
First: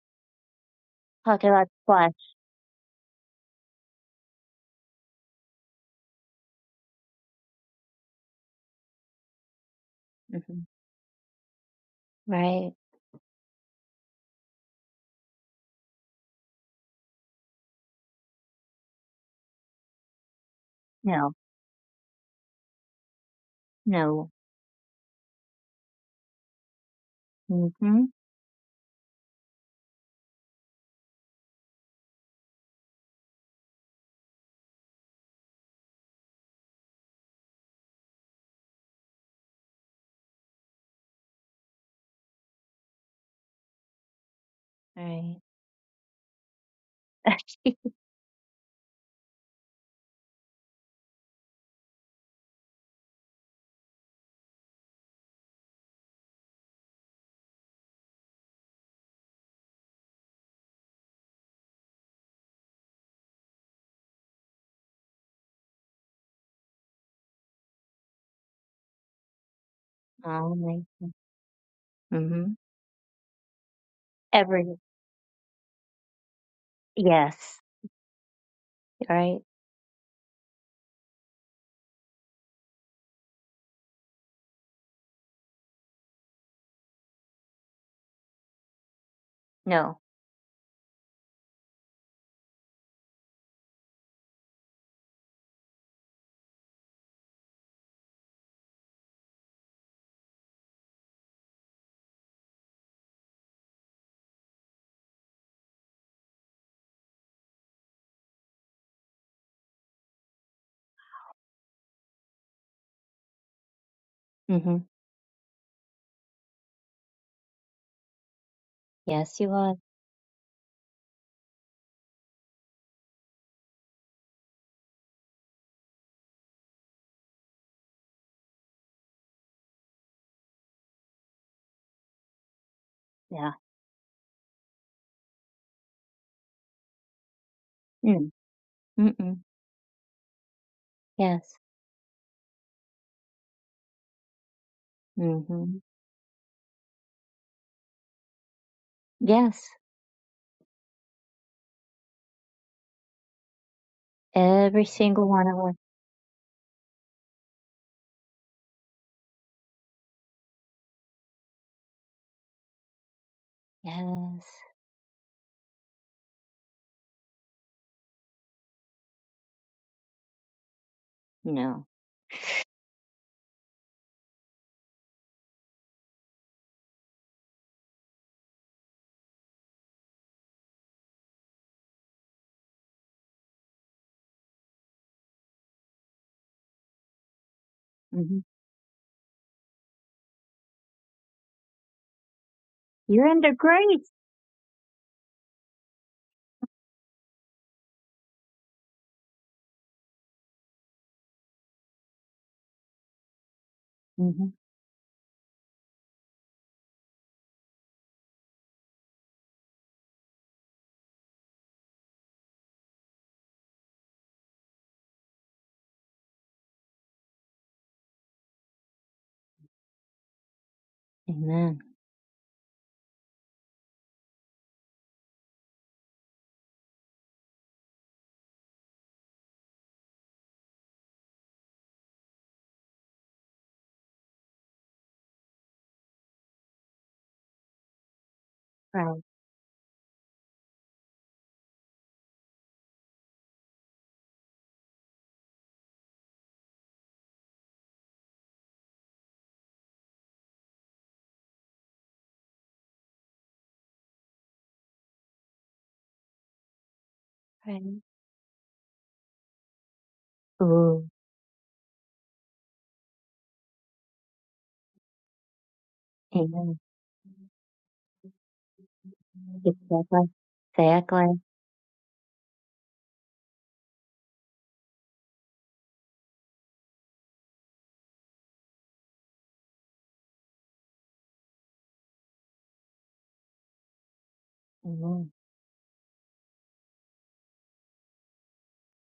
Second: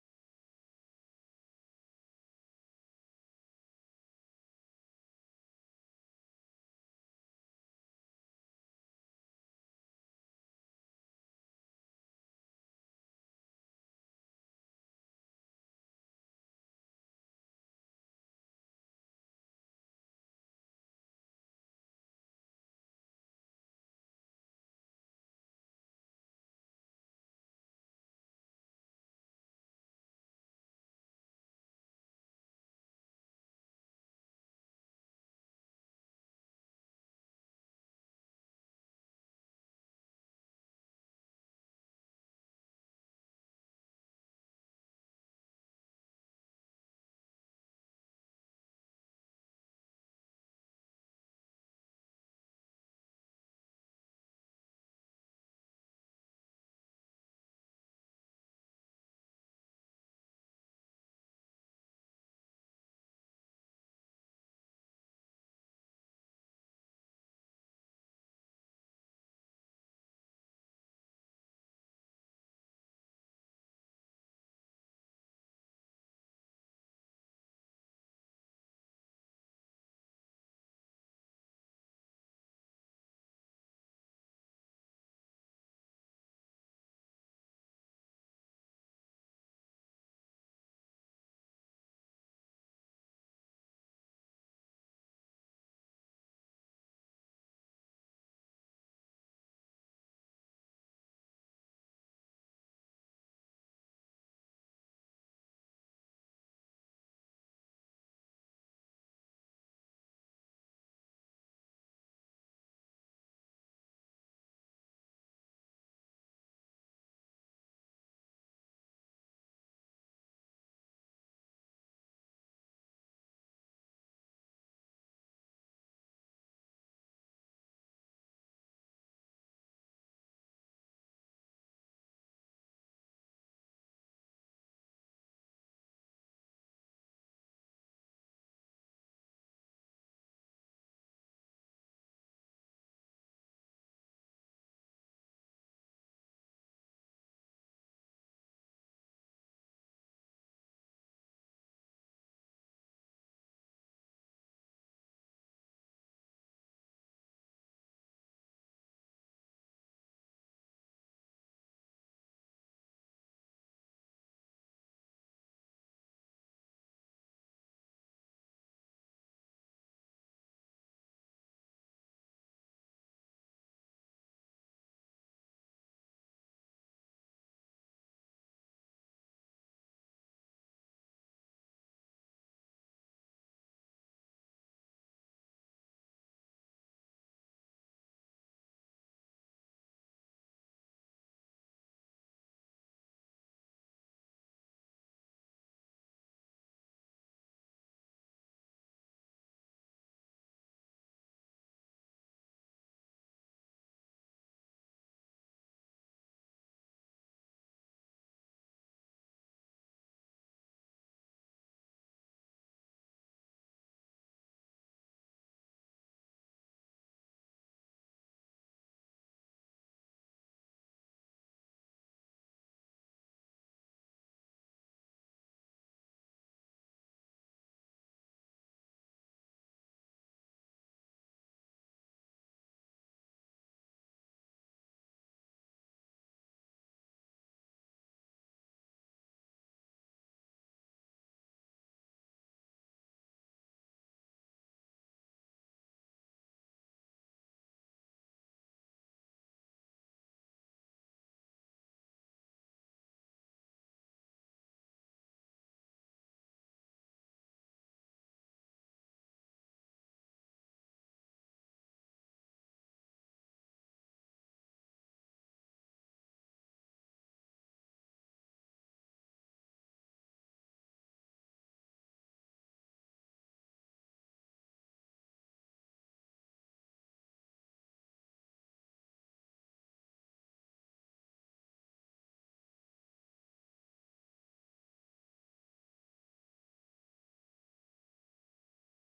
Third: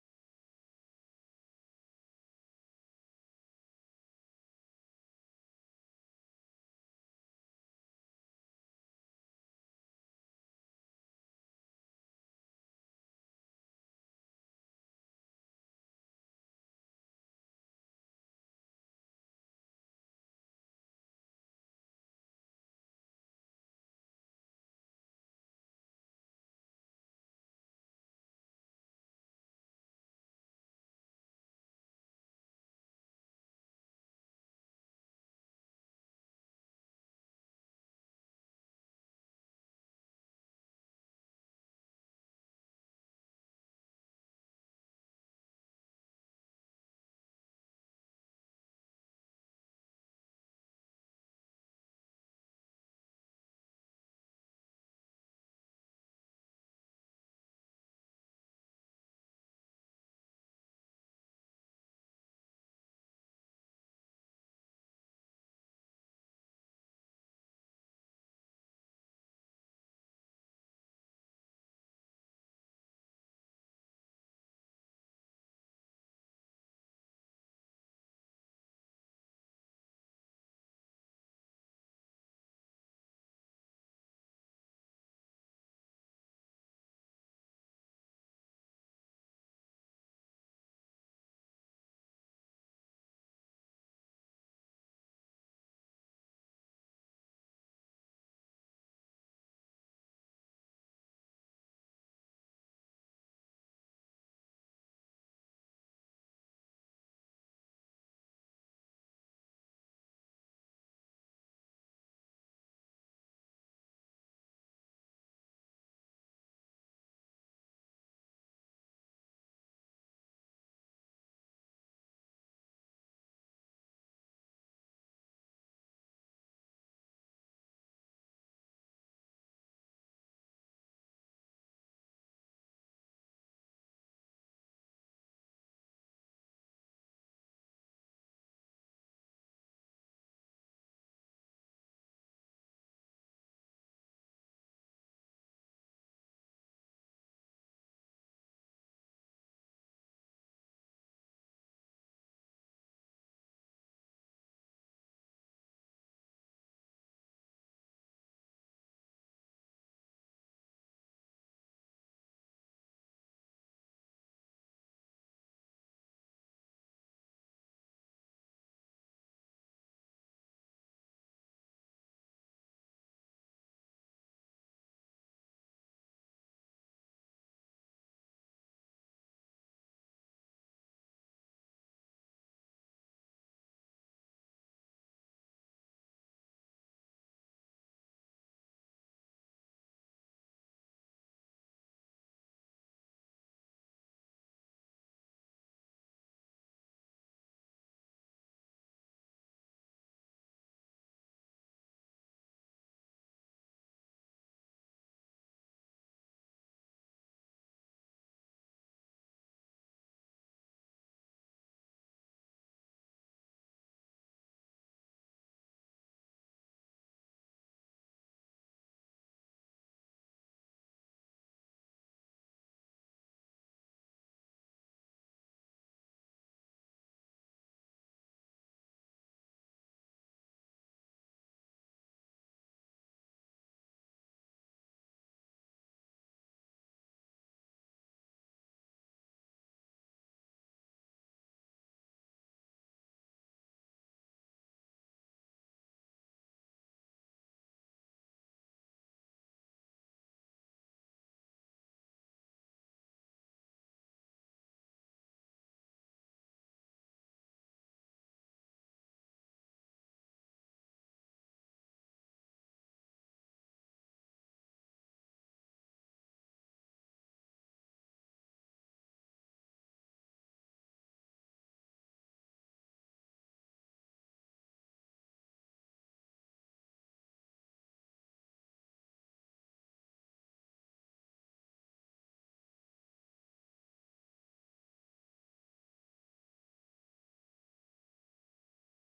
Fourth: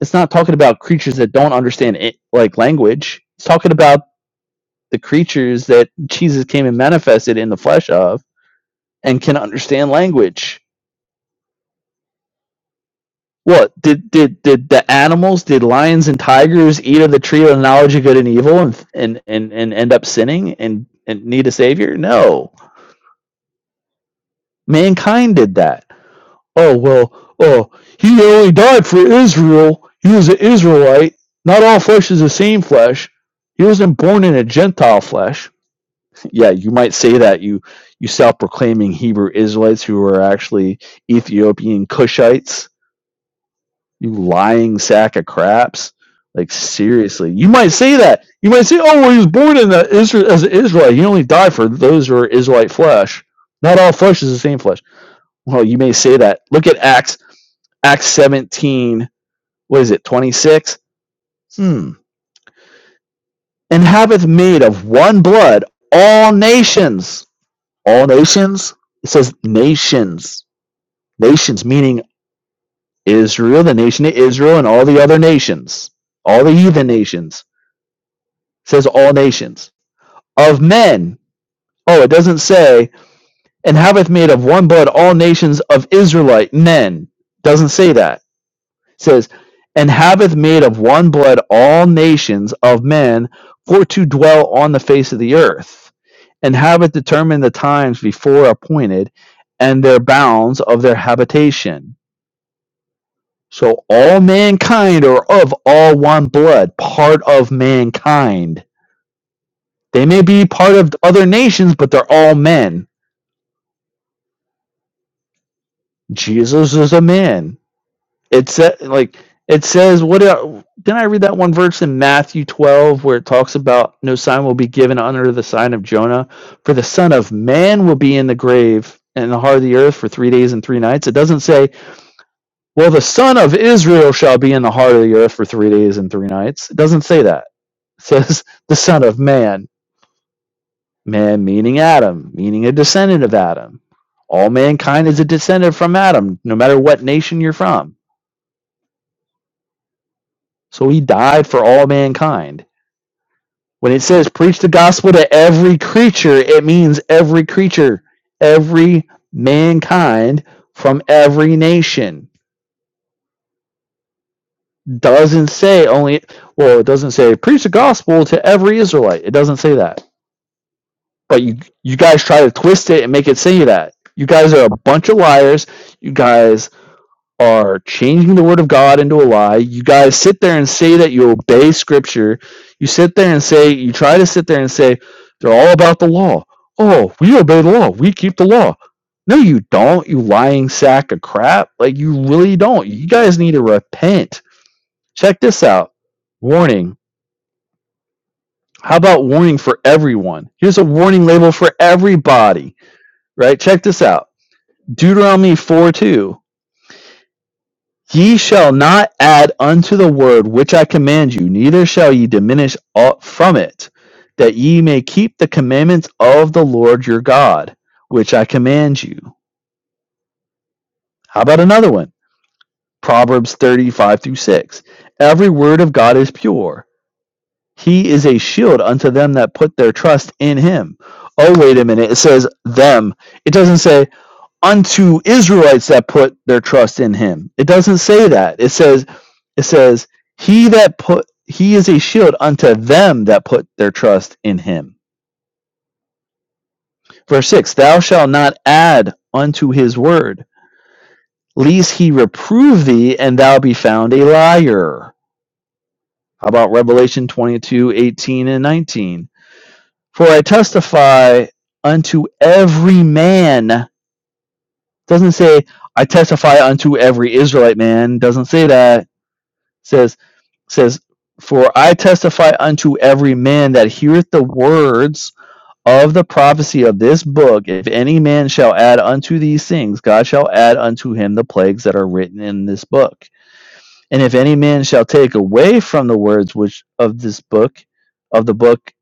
it's not talking about creatures that Talk don't about understand squash. it, like language it's talking about the creatures that jesus came and manifested in the flesh of and can understand language hmm Right. What did did did the animals? Did lions and tigers eat of the tree of the knowledge of good and evil and and and, and end up sinning and and No. need a savior? No, No. mankind did that. Oh well, oh Mm-hmm. he only died for Israel. He was an Israelite. Not all flesh is the same flesh. He wasn't born in a Gentile flesh. Yeah, you might say that you you self-proclaiming Hebrew Israelites who are actually Ethiopian Cushites You lying sack of Right. craps. Like seriously, you might say that. You might say, "Oh, well, he was born in the Israel as an Israelite. He only died for those who are Israelite flesh. Not all flesh is the same flesh." Well, you may say that. Look at Acts Acts 17, what is it, 26? Hmm. And haveth made of one blood all nations. All nations? It says nations. oh my. Nations meaning Mm-hmm. Israel, the nation of Israel, and Every. all the other nations, all the heathen nations Yes. says all Right. nations of men. Oh, it doesn't say and haveth made of one blood all nations of Israelite men. Doesn't say that. It says and No. haveth made of one blood all nations of men for to dwell on the face of the earth, and haveth determined the times before appointed, and their bounds of their habitation. So all mankind are of all one blood, part of mankind They may be part of other nations, but they're all men. Mm-hmm. Jesus is a man. It's said like Yes, you it are. says what did then I read that one verse in Matthew 12 where it talks about no sign will be given under the sign of Jonah for the son of man will be in the grave and in the heart of the earth for 3 days and 3 nights. It doesn't say well the son Yeah. of Israel shall be in the heart of the earth for 3 days and 3 nights. It doesn't say that. It Mm. says the son of Mm-mm. man Man, Yes. meaning Adam, meaning a descendant of Adam. All mankind is a descendant Mm-hmm. from Adam, no matter what nation you're from. Yes. So he died for all mankind. When it says preach the Every gospel single to one of us. every creature, it means every creature, every mankind from every nation. Yes. Doesn't say only, well, it doesn't say preach the gospel to every Israelite. It doesn't say that. But you, No. you guys try to twist it and make it say that. You guys are a bunch of liars. You guys are changing the word of God into a lie. You guys sit there and say that you obey scripture. You sit there and say, you try to sit there and say, they're all about the law. Oh, we obey the law. We keep Mm-hmm. the law. No, you don't, you lying sack of crap. Like, you really don't. You You're guys in need the to grace. repent. Check this out. Warning. How about warning for everyone? Here's a warning label for everybody, right? Check this out. Mm-hmm. Deuteronomy 4 2. Ye shall not add unto the word which I command you, neither shall ye diminish aught from it, that ye may keep the commandments of the Lord your God, which I command you. How about Amen. another one? Proverbs 35 through 6. Every word of God is pure. He is a shield unto them that put their trust in him. Oh, wait a minute. It says them. It doesn't say unto Israelites that put their trust in him. It doesn't say that. It says Right. it says he that put he is a shield unto them that put their trust in him. Verse 6 Thou shalt not add unto his word, lest he reprove thee and thou be found a liar. How about Revelation Right. twenty-two 18 and 19? For I Ooh, testify unto every man. Doesn't say, I testify amen. unto every Israelite man. Doesn't say that. It says, Exactly. says, Exactly. For I testify unto every man that heareth the words of the prophecy of this book, if any man shall add unto these things, God shall add unto him the plagues that are written in this book. And if any man shall Amen. take away from the words which of this book, of the book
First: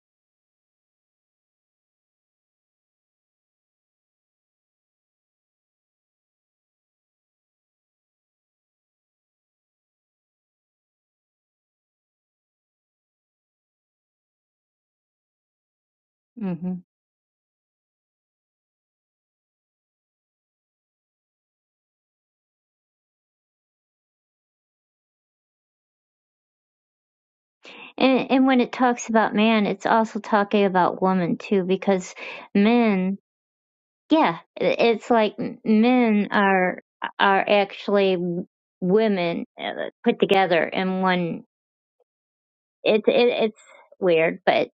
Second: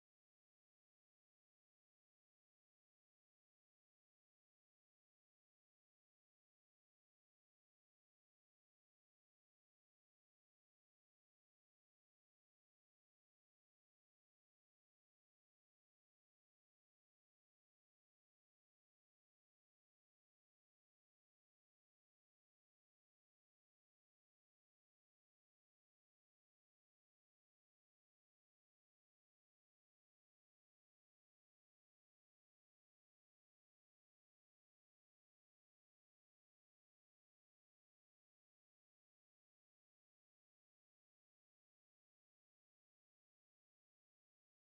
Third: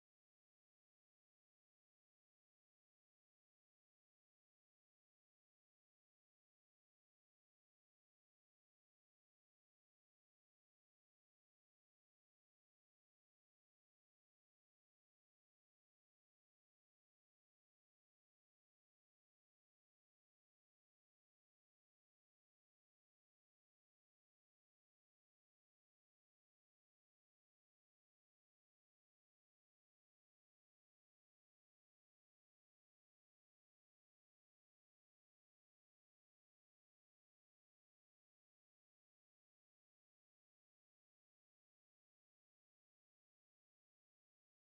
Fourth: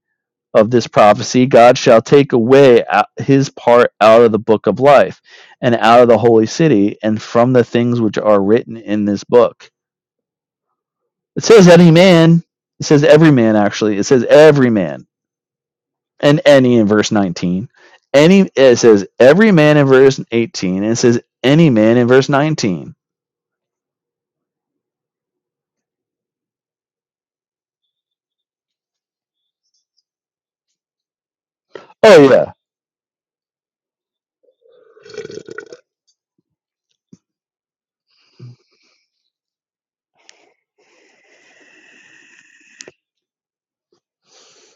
of this prophecy, God shall take away his part out of the book of life and out of the holy city and from the things which are written in this book it says any man. It says every man actually. It says every man and hmm any in verse 19. Any it says every man in verse 18 and it says any man in verse 19. And and when it talks about man, it's also talking about woman too, because Oh yeah. men, yeah, i- it's like m- men are are actually w- women uh, put together in one. It's it, it's weird, but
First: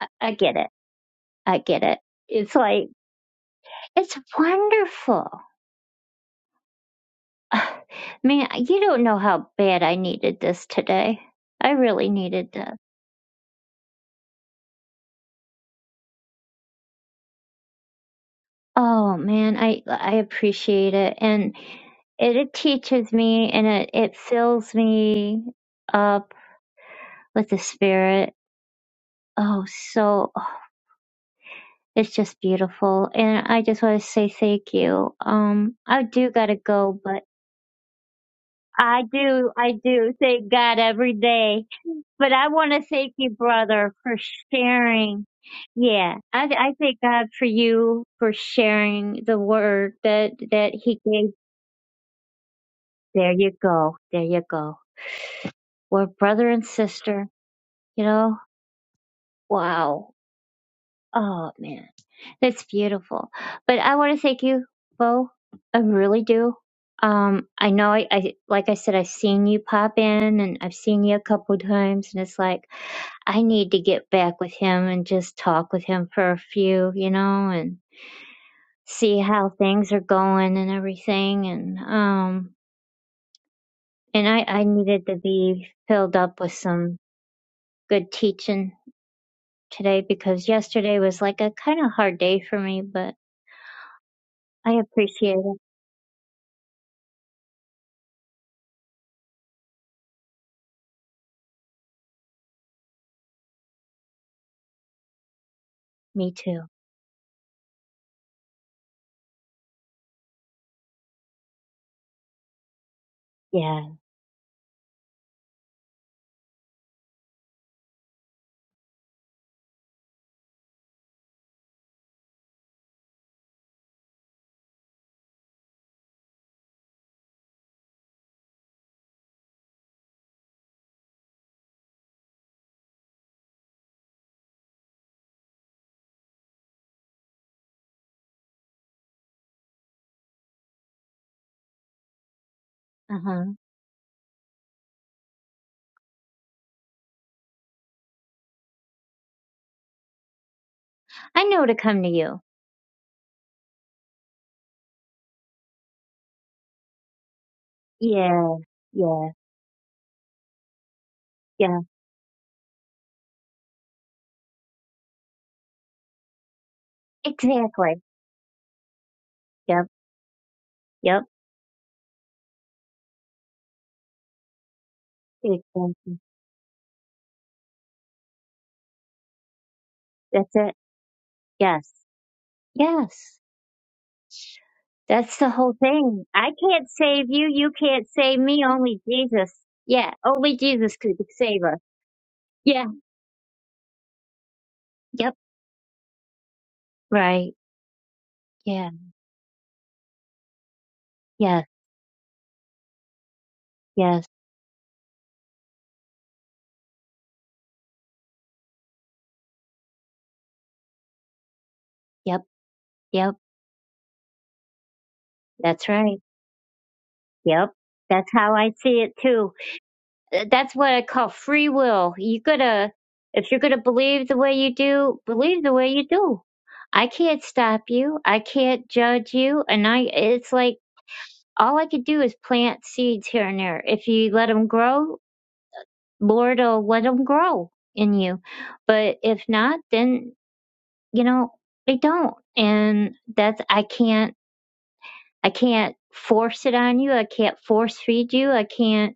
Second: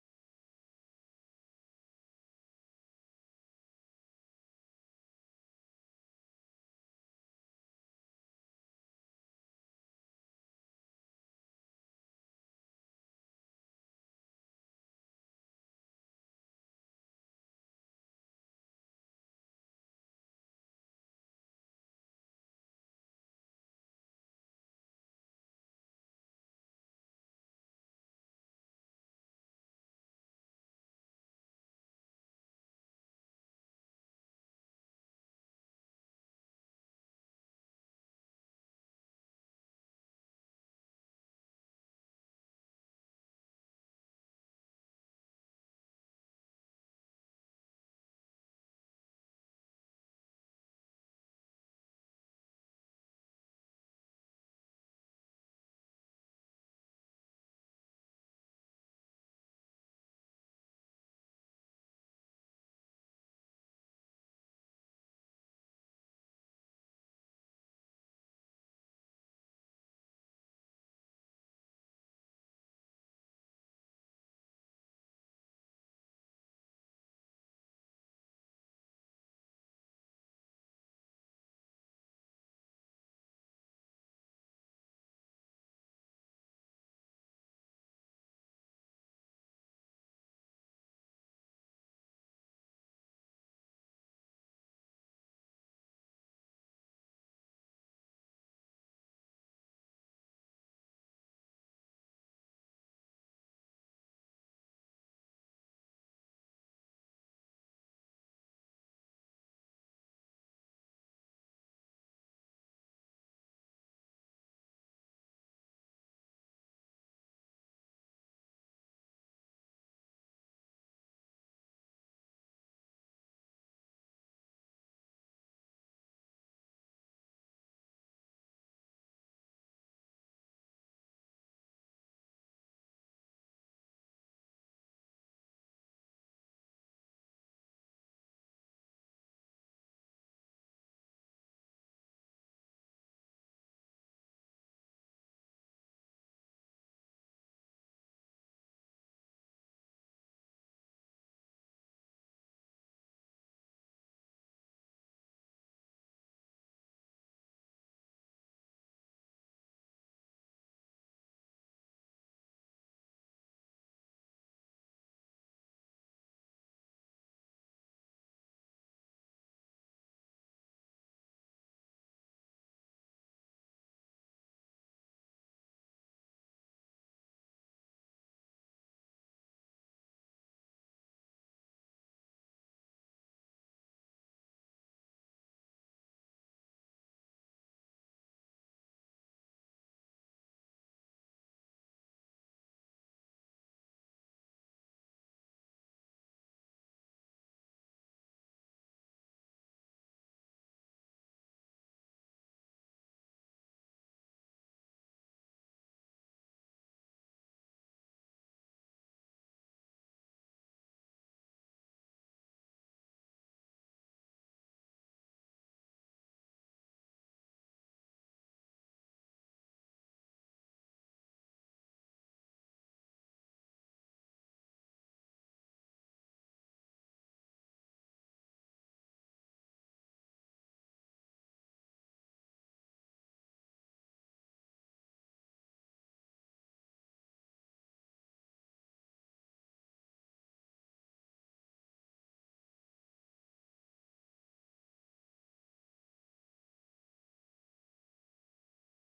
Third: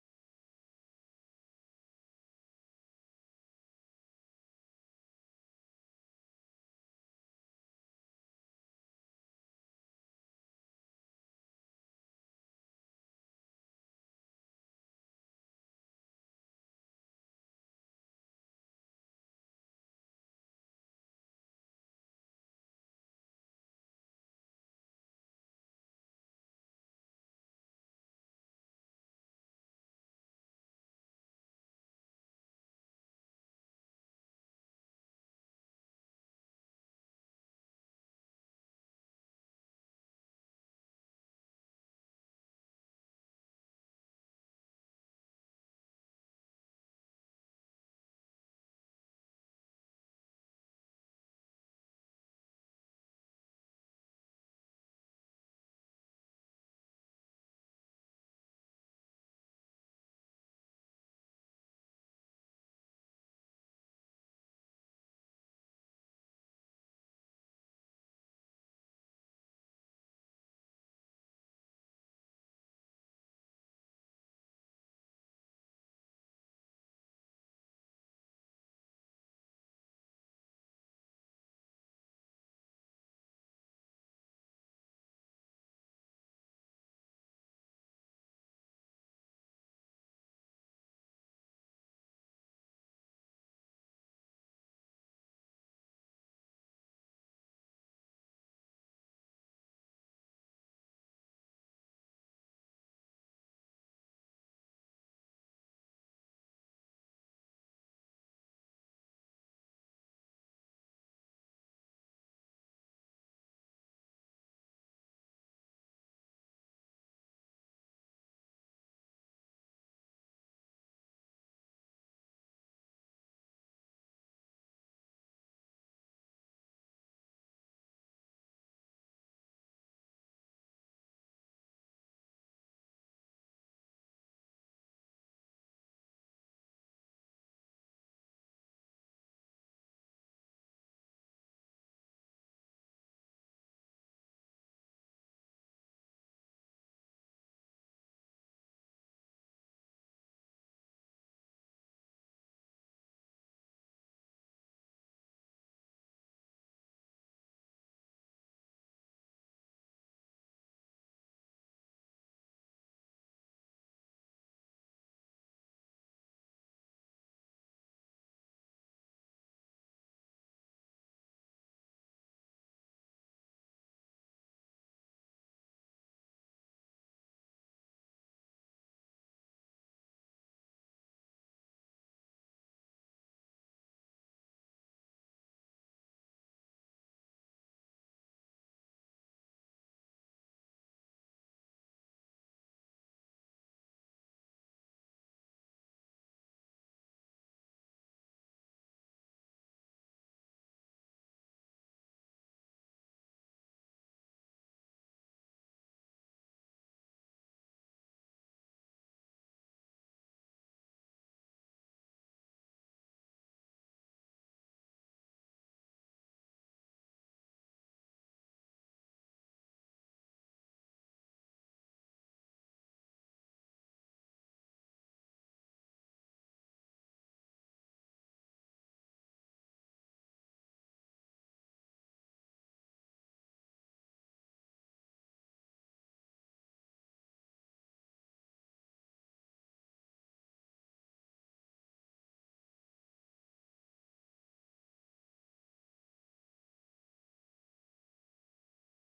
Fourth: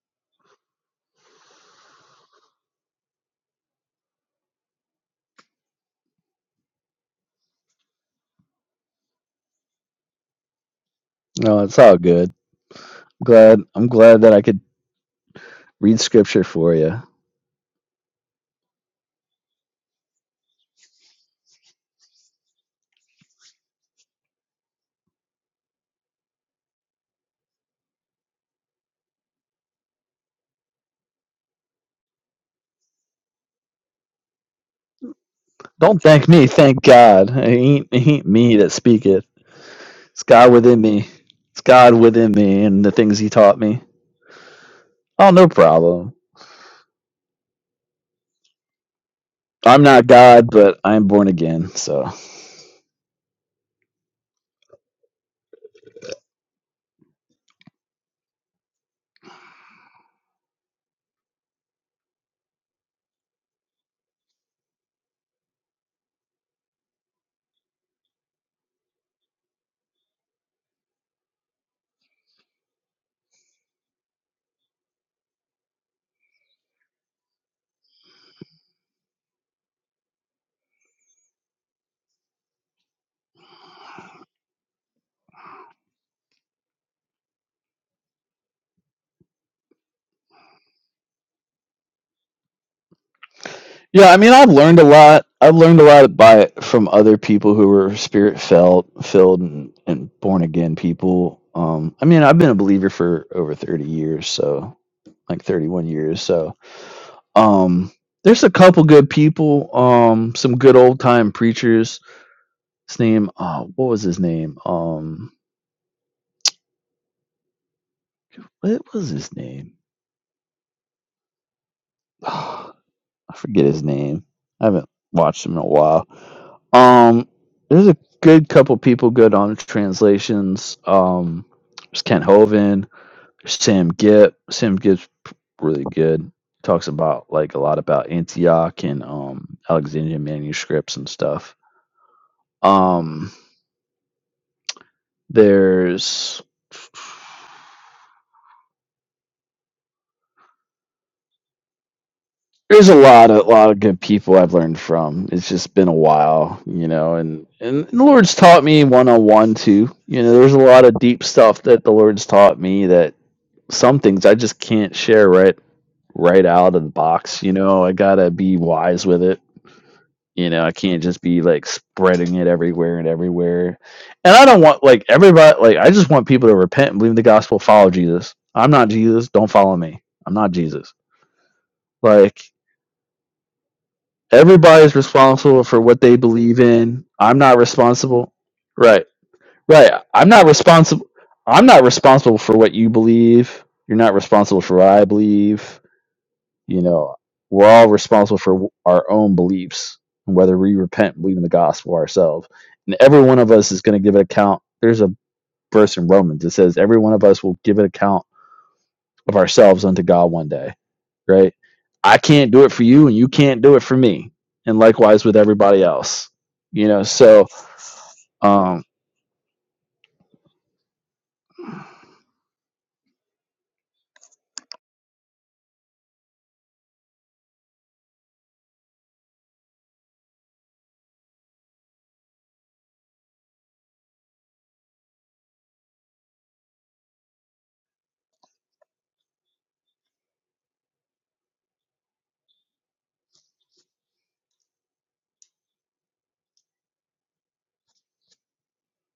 I, I get it. I get it. It's like it's wonderful. Man, you don't know how bad I needed this today. No, I it's all really good. needed this. I'm glad I'm glad that I could read scripture for you. Oh man, I I appreciate it, and it, it teaches me, and it it fills me up with the spirit. Oh, so it's just beautiful, and I just want to say thank you. Um, Don't I thank do me, gotta thank go, but God. It ain't, it ain't me that I speaketh. do, I do It's thank God God within me. every It's day. God within But I me want to and the thank things he you, taught me. brother, for sharing. Oh, no problem. Yeah, I I thank God for you for sharing the I'm word not that God, that but He I'm born gave again, so There you go. There you go. We're brother and sister, you know? Wow. Oh, man. That's beautiful. But I want to thank you, Bo. I really do. Um, I know I, I, like I said, I've seen you pop in and I've seen you a couple of times and it's like, I need to get back with him and just talk with him for a few, you know, and see how things are going and everything. And, um, and I, I needed to be filled up with some good teaching today because yesterday was like a kind of hard day for me, but Yeah, I mean, I've I learned a lot. appreciate I've it. learned a lot by it from other people who were spirit felt, filled, and, and born again people. Um, I mean, I've been a believer for over thirty years, so like thirty-one years. Me So, too. um, there's a couple good people. Um, some good old time preachers. His name, uh, Yeah. what was his name? Um, what was his name? I forget his name. I haven't watched him in a while. Um, there's a good couple people good on translations. Um, there's Ken Hovind, Sam Gibb. Sam Gibb's p- really good. Talks about like a lot about Antioch and um Alexandrian manuscripts and stuff. Uh Um, huh. there's I know to come to you. There's a lot of a lot of good people I've learned from. It's just been a while, you know, and, and the Lord's Yeah. taught me one on Yeah. one too. You know, there's a lot of deep stuff Yeah. that the Lord's taught me that some things I just can't share right right out of the box, you know. I Exactly. gotta be wise with it. Yep. You know, I can't just Yep. be like spreading it everywhere and everywhere. And I don't want like everybody like I just Exactly. want people to repent and believe the gospel, follow Jesus. I'm not Jesus, don't follow me. I'm not That's it. Jesus. Yes. Like Yes. Everybody's That's the responsible whole for what they thing. I believe can't in. save I'm you. not You can't responsible. save me. Only Right. Jesus. Right. Yeah. I'm not Only Jesus responsible. could save I'm us. not responsible for what Yeah. you believe. You're not responsible for what I Yep. believe. You know, Right. we're all responsible for w- Yeah. our own beliefs and whether we repent and believe in the Yes. gospel ourselves. And every one of us is going to give an Yes. account. There's a verse in Romans that says every one of us will give an account of ourselves unto God one day right? I Yep. can't do it for you and you Yep. can't do it for me. And likewise with everybody That's right. else. You know, so Yep. That's how I um see it too. Uh, That's what I call free will. You gotta, if you're gonna believe the way you do, believe the way you do. I can't stop you. I can't judge you. And I, it's like all I could do is plant seeds here and there. If you let them grow, Lord will let them grow in you. But if not, then, you know, they don't. And that's, I can't, I can't force it on you. I can't force feed you. I can't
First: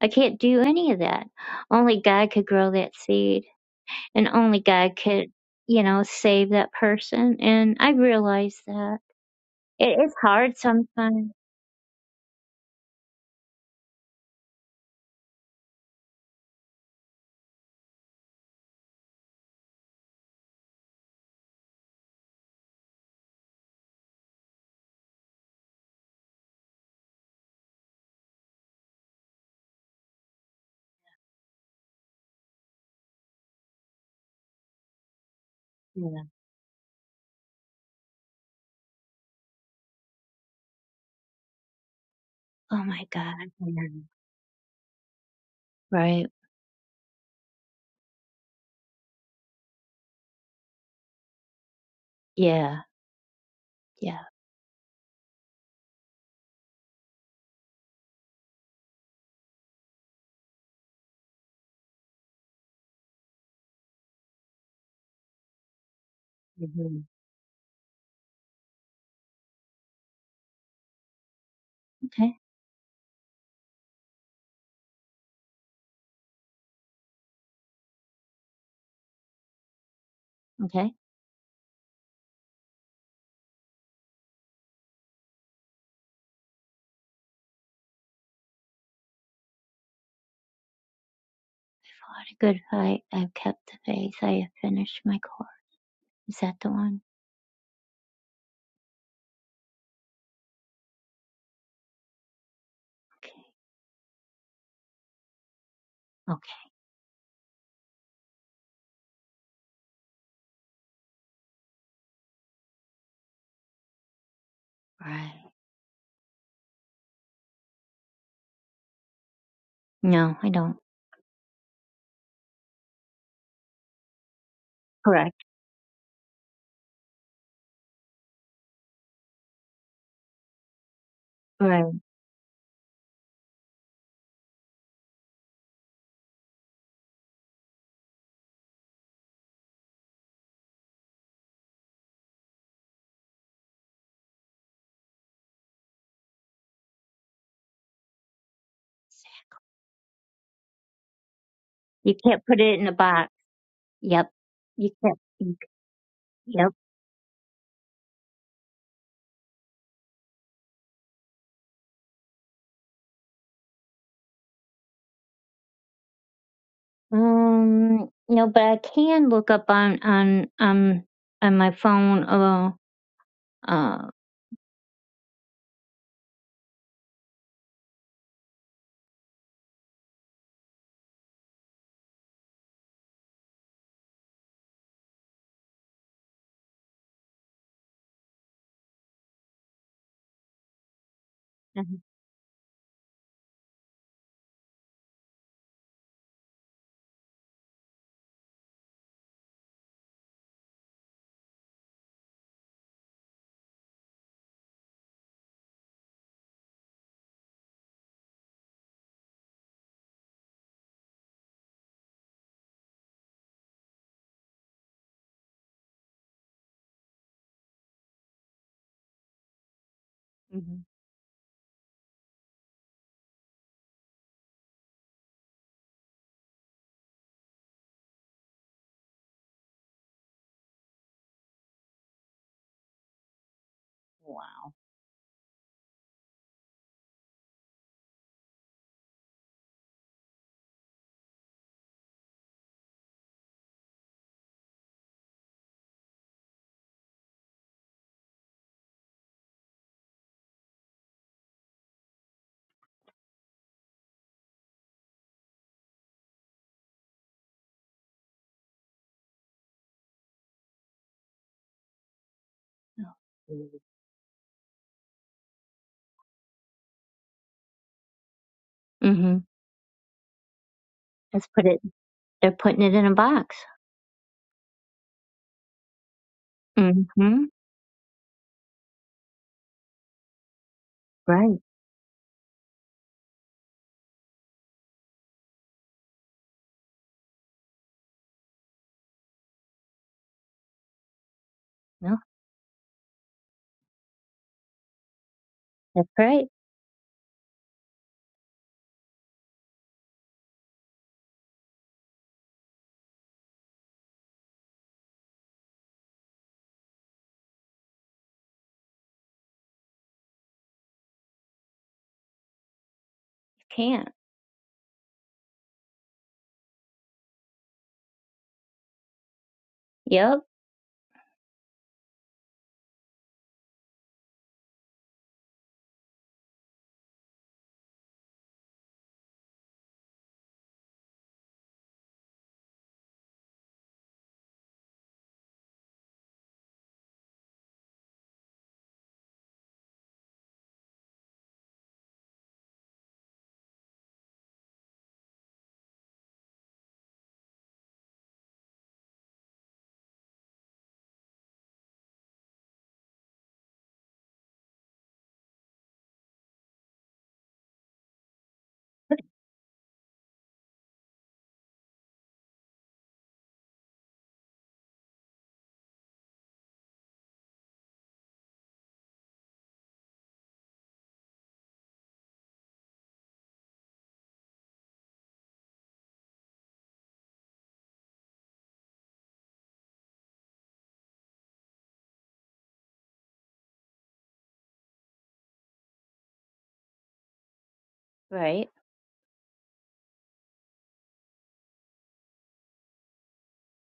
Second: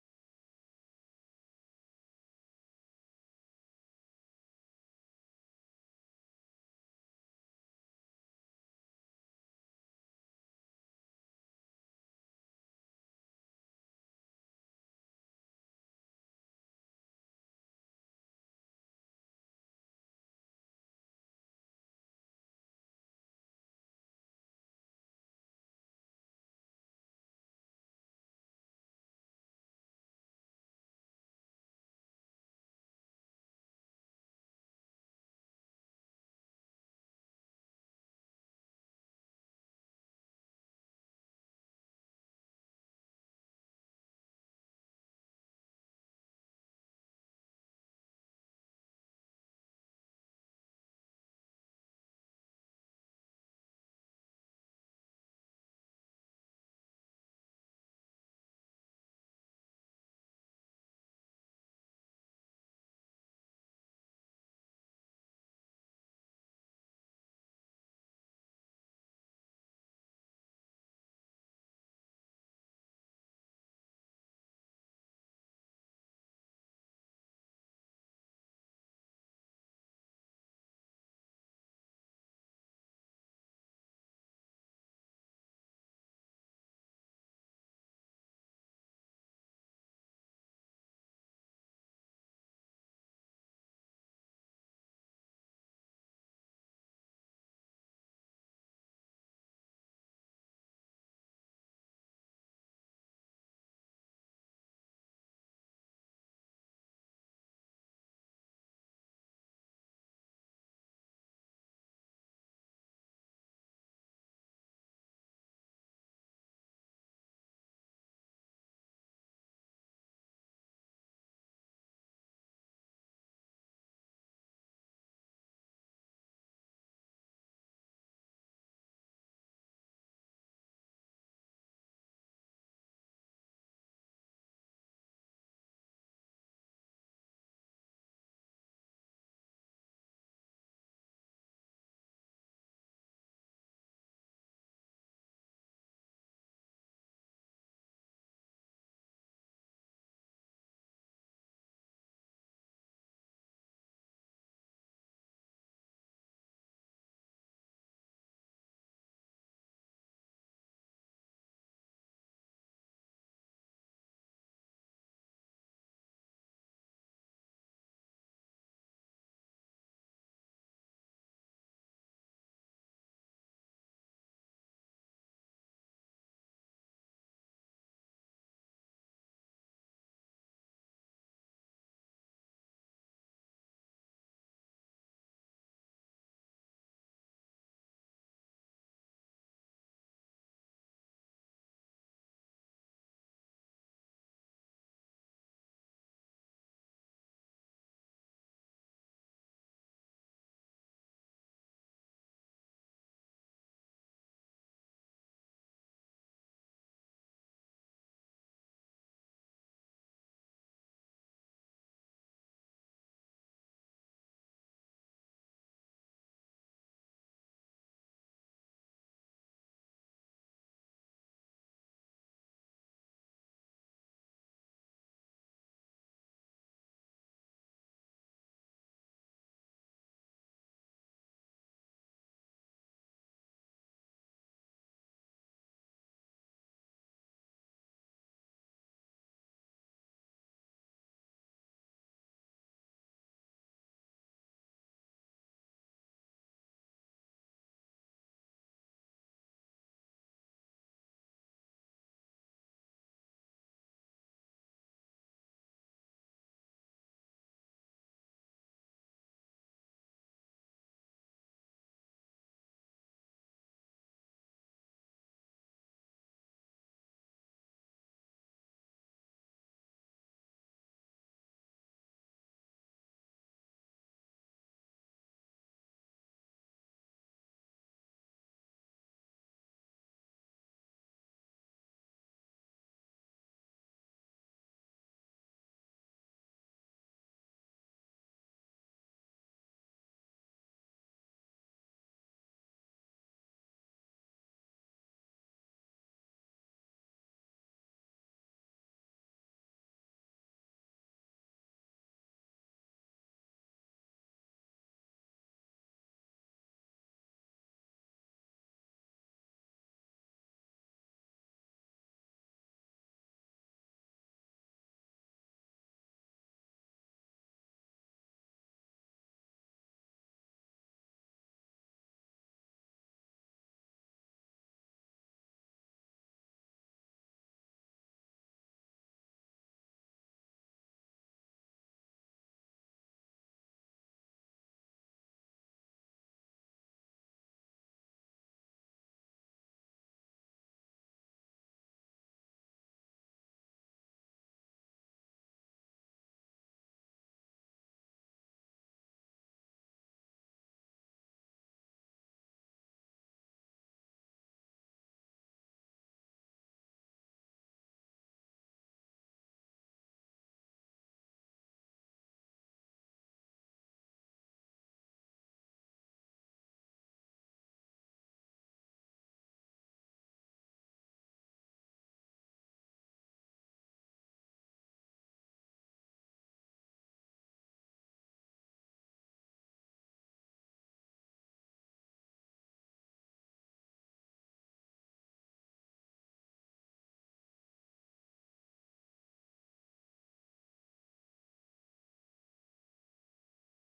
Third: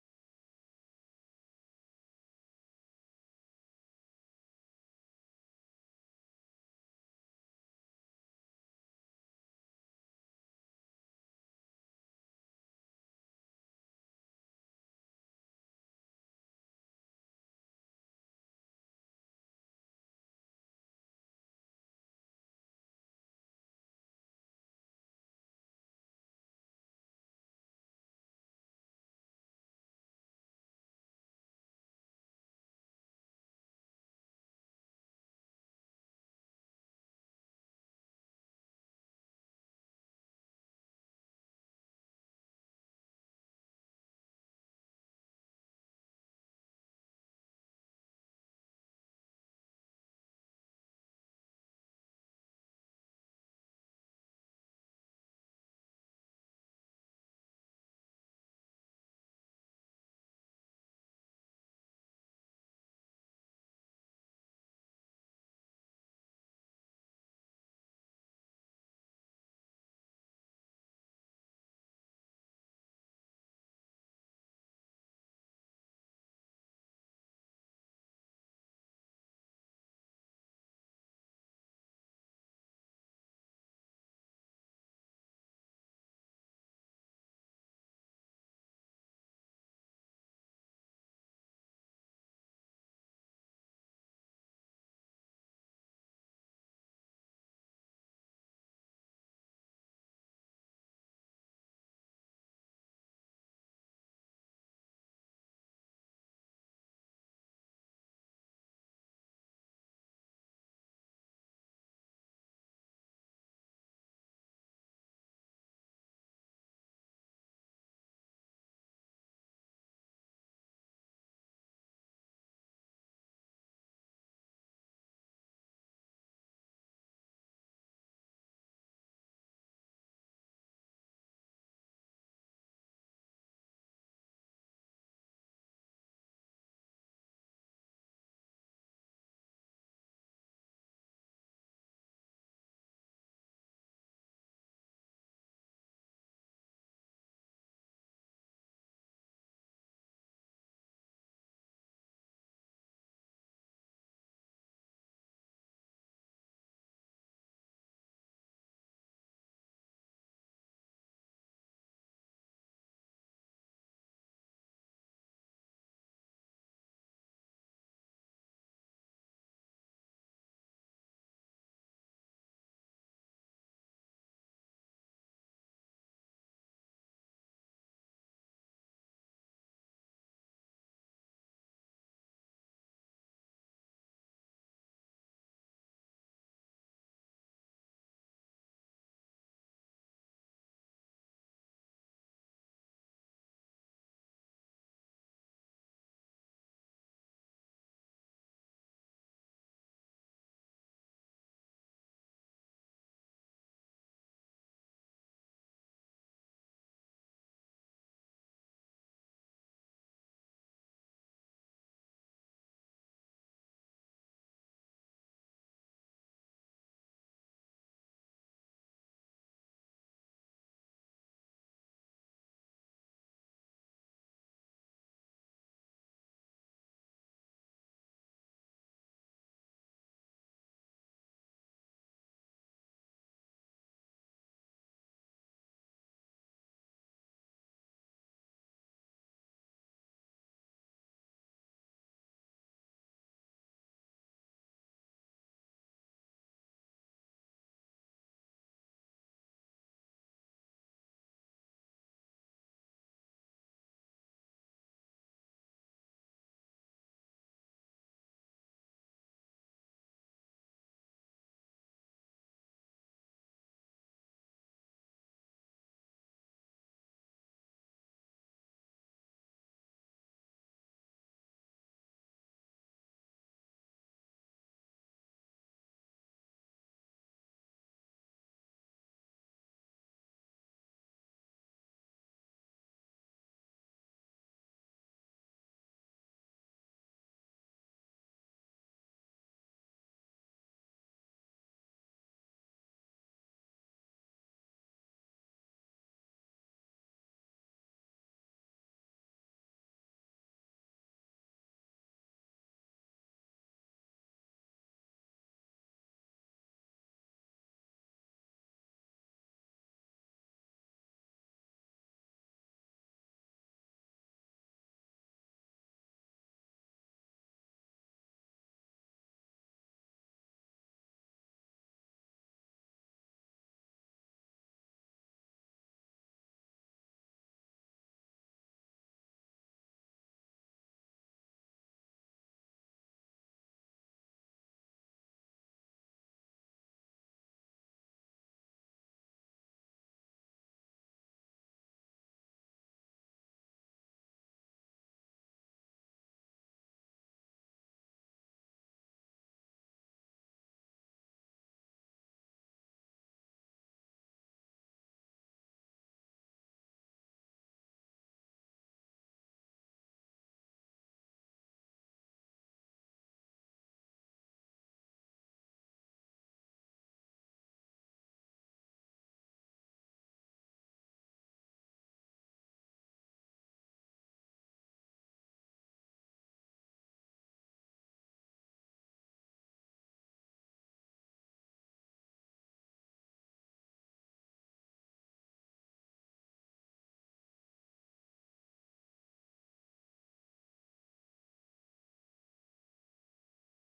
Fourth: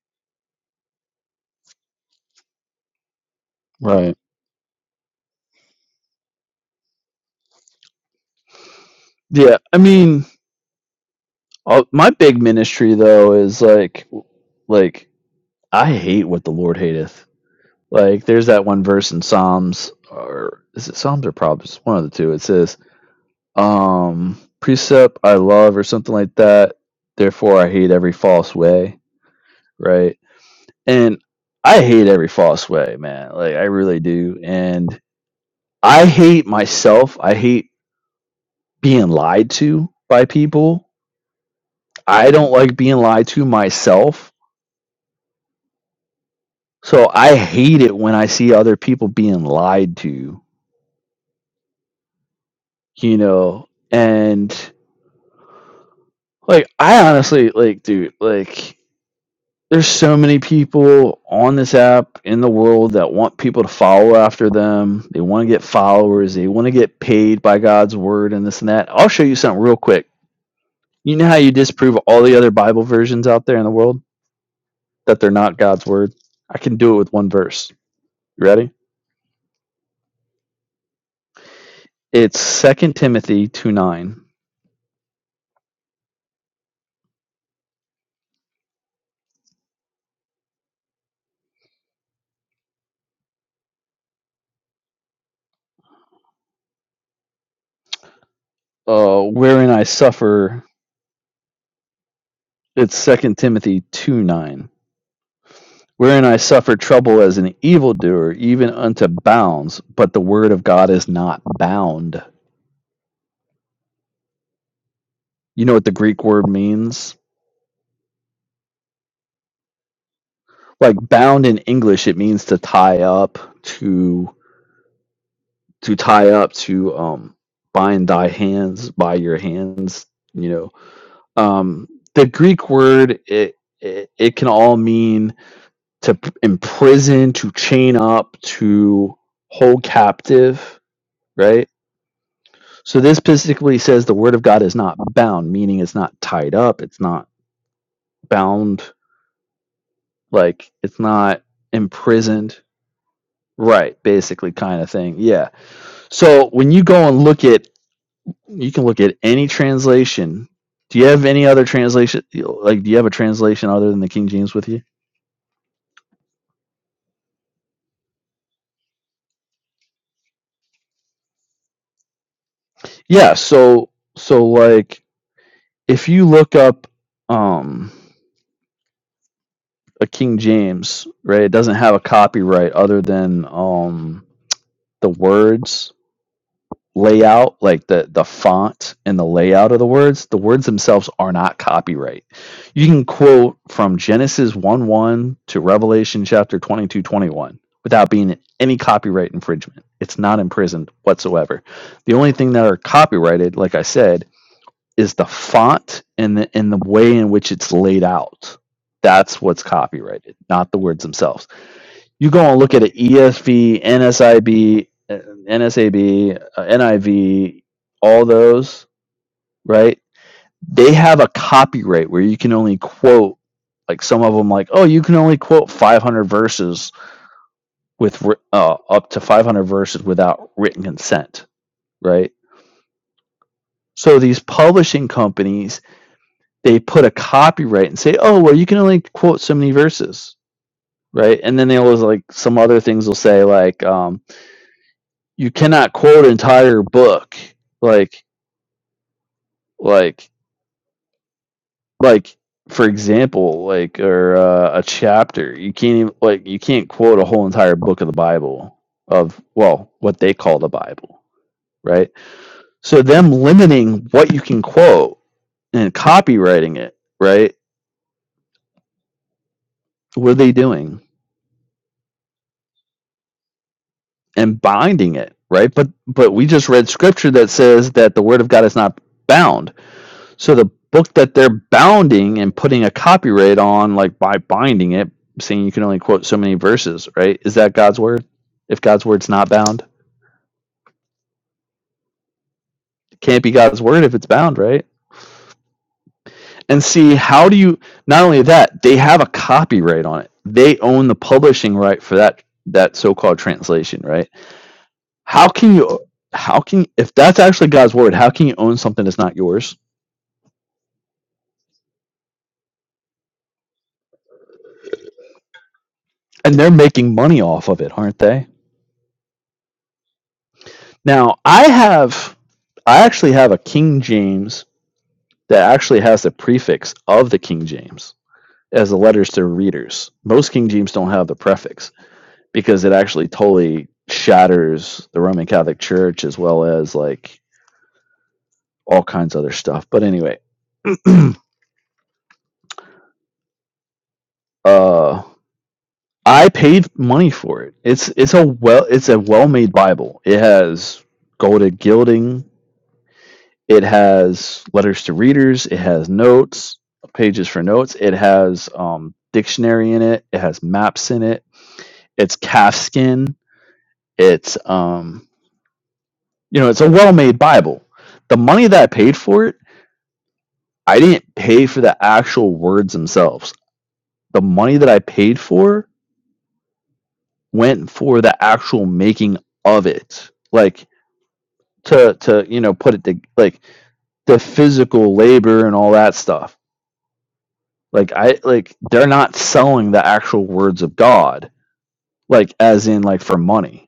I can't do any of that. Only God could grow that seed, right. and only God could, you know, save that person. And I realize that Yeah, I it is mean, hard sometimes. uh, my big ministry though is like like I hate what the Lord hateth. Like there's that one verse in Psalms or is it Psalms or Proverbs? One of the two. It says, um precept I love or something like that. Therefore I hate every false way, Right. and I hate every false way, man. Like I really do. And I Yeah. hate myself. I hate being lied to by people. I don't like Oh being my lied God. to Mhm. myself. Right. So I hate it when I see other people being lied to, Yeah. you know. Yeah. And like I honestly like dude, like there's so many people on this app in the world that want people to follow after them. They want to get followers. They want to get hmm paid by God's word and this and that. I'll show you something real quick. You know how you disprove all Okay. the other Bible versions out there in the world that they're not God's word? I can do it with one verse. You ready? Okay. It's Second Timothy 2 9, Fought a good fight. I've kept the faith. I have finished my course. Is that the one? uh, wherein I suffer. It's Second Okay. Timothy 2 9. wherein I Okay. suffer trouble as an evildoer, even unto bounds, but the word of God is not bound. Right. You know what the Greek word means? No, I don't. Like bound in English, it means to tie up, to Correct. to tie up, to um bind thy hands by your hands. You know, Right. um, the Greek word it it, it can all mean to p- imprison, to chain up, to hold captive, right? So this basically says the word of God is not bound, meaning it's not tied up, it's not bound, like it's not You can't imprisoned. put it in a box. Right, Yep. basically kind of You thing. can't. Yeah. you- So Yep. when you go and look at you can look at any translation. Do you have any other translation like do you have a translation other than the King James with you? Um, no, but I can look up on on um on my phone. Uh, Yeah, so uh, so like if you look up um a King James, right, it doesn't have a copyright other than um the words layout, like the the font and the layout of the words, the words themselves are not mm-hmm. copyright. You can quote from Genesis 1 1 to Revelation chapter 22 21 without being any copyright infringement. It's not imprisoned whatsoever. The only thing that are copyrighted, like I said, is the font and the and the way in which it's laid out. That's what's copyrighted, not the words themselves. You go and look at an ESV, NSIB, uh, NSAB, uh, NIV, all those, right? They have a copyright where you can only quote like some of them like, "Oh, you can only quote 500 verses with uh, up to 500 verses without written consent," right? So these wow. publishing companies, they put a copyright and say, "Oh, well, you can only quote so many verses." Right, and then they'll like some other things. will say like, um, you cannot quote an entire book like like like for example like or uh, a chapter you can't even like you can't quote a whole entire book of the bible of well what they call the bible right so them limiting what you can quote and copywriting it right Mm-hmm. what are they doing Let's put it. They're putting it in a box. and binding it right but but we just read scripture Mm-hmm. that says that the word of god is not bound So the book that they're Right. bounding and putting a copyright on, like by binding it, saying you can only quote so many verses, right? Is that God's word? If God's word's not bound, No, it can't be God's word if it's bound, right? that's right. And see, how do you? Not only that, they have a copyright on it. They own the publishing right for that that so-called translation, right? How can you? How can if that's actually God's word? How can you own something that's not yours? Can't. And they're making money off of it, aren't they? Yep. Now, I have, I actually have a King James that actually has the prefix of the King James as the letters to readers. Most King James don't have the prefix because it actually totally shatters the Roman Catholic Church as well as like all kinds of other stuff. But anyway, uh, I paid money for it. It's it's a well it's a well made Bible. It has golded gilding. It has letters to readers. It has notes, pages for notes. It has um, dictionary in it. It has maps in it. It's calfskin. It's um, you know, it's a well-made Bible. The money that I paid for it, I didn't pay for the actual words themselves. The money that I paid for went for the actual making of it, like to to you know put it to like the physical labor and all that stuff Like I Right. like they're not selling the actual words of God, like as in like for money.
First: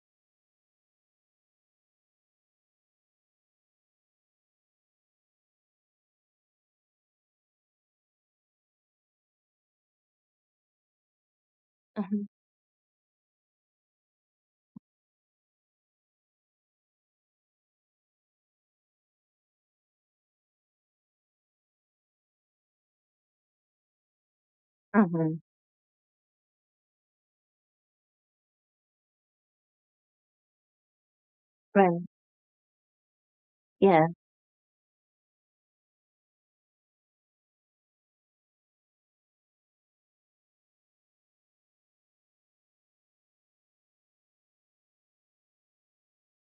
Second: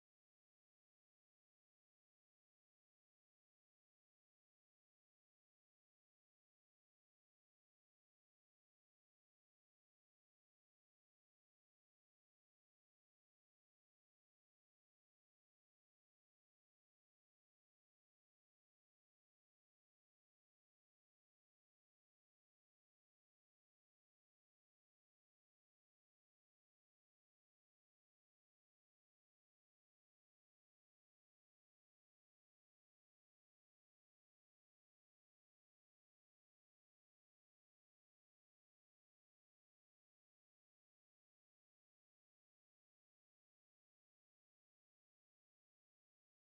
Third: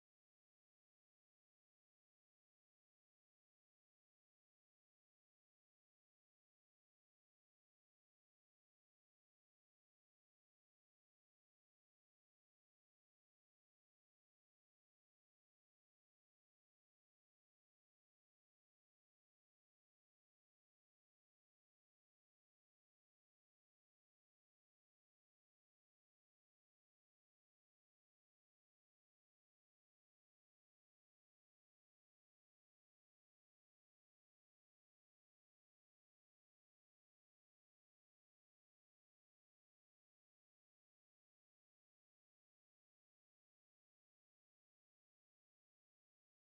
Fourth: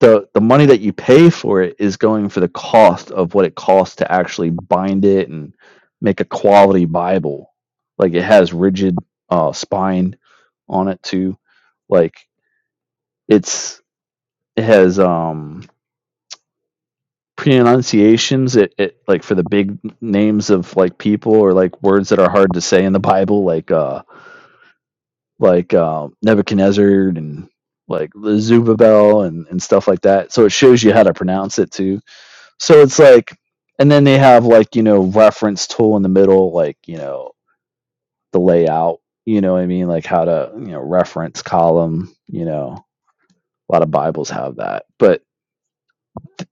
The the money that you pay for it is going for the cost of what it costs to actually bind it and make a quality Bible. Like it has rigid uh spine on it too. Like Mhm. it's it has um pronunciations it, it like for the big names of like people or like words that are hard to say in the Bible like uh Mhm. like um, Nebuchadnezzar and like Zubabel and, and stuff like that. So it shows you how to pronounce it too. Right. So it's like, and then Yeah. they have like, you know, reference tool in the middle, like, you know, the layout, you know what I mean? Like how to, you know, reference column, you know, a lot of Bibles have that, but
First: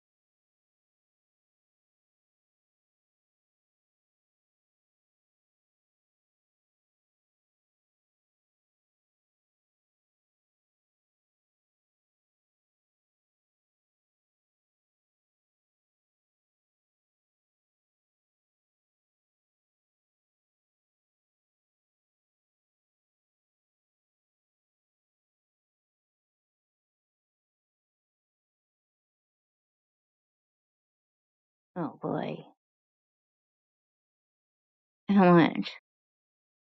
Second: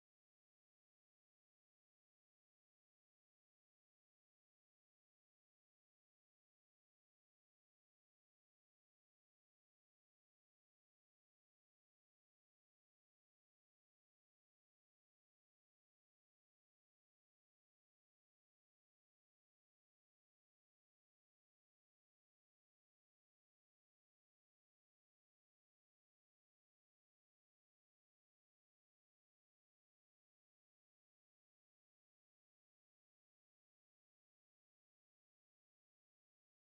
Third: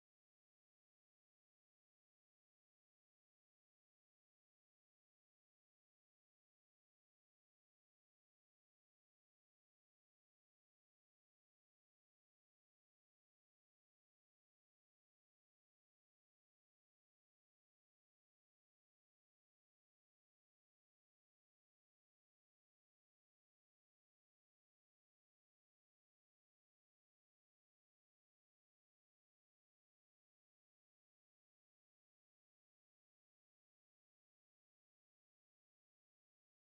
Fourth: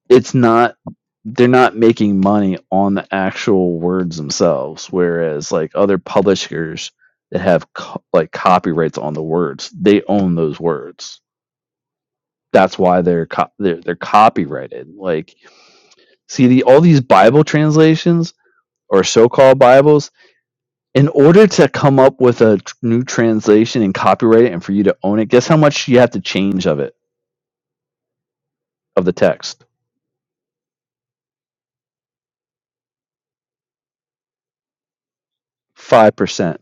it's not, they're not making money on the actual words themselves. Whereas like other publishers that have co- like copyrights on the words, they own those words that's why they're co- they're, they're copyrighted like see the all these bible translations or so-called bibles in order to come up with a tr- new translation and copyright it and for you to own it guess how much you have to change of it of the text Oh boy. How much? 5%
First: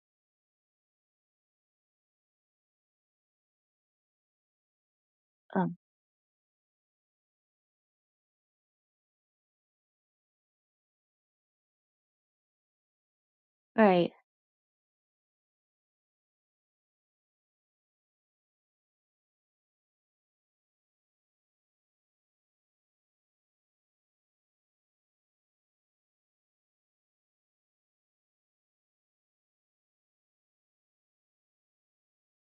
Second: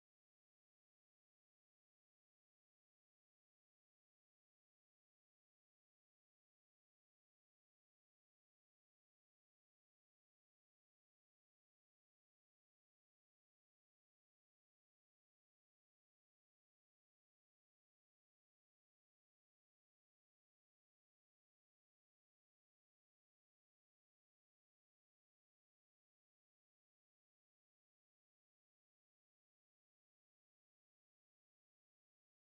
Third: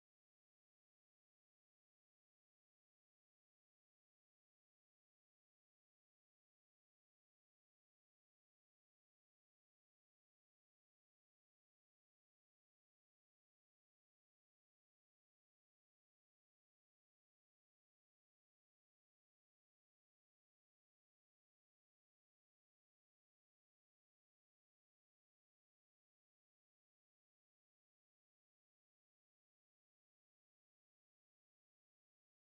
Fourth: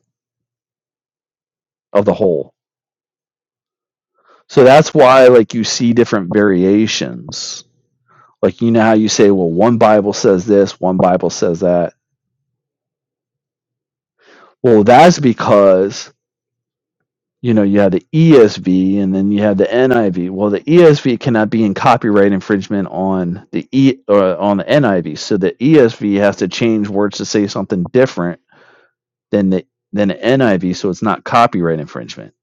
of the whole so that's why like you Um. see different variations like you know how you say well one bible says this one bible says that Right. well that's because you know, you have the ESV and then you have the NIV. Well, the ESV cannot be in copyright infringement on the E or on the NIV. So the ESV has to change words to say something different than the than the NIV, so it's not copyright infringement.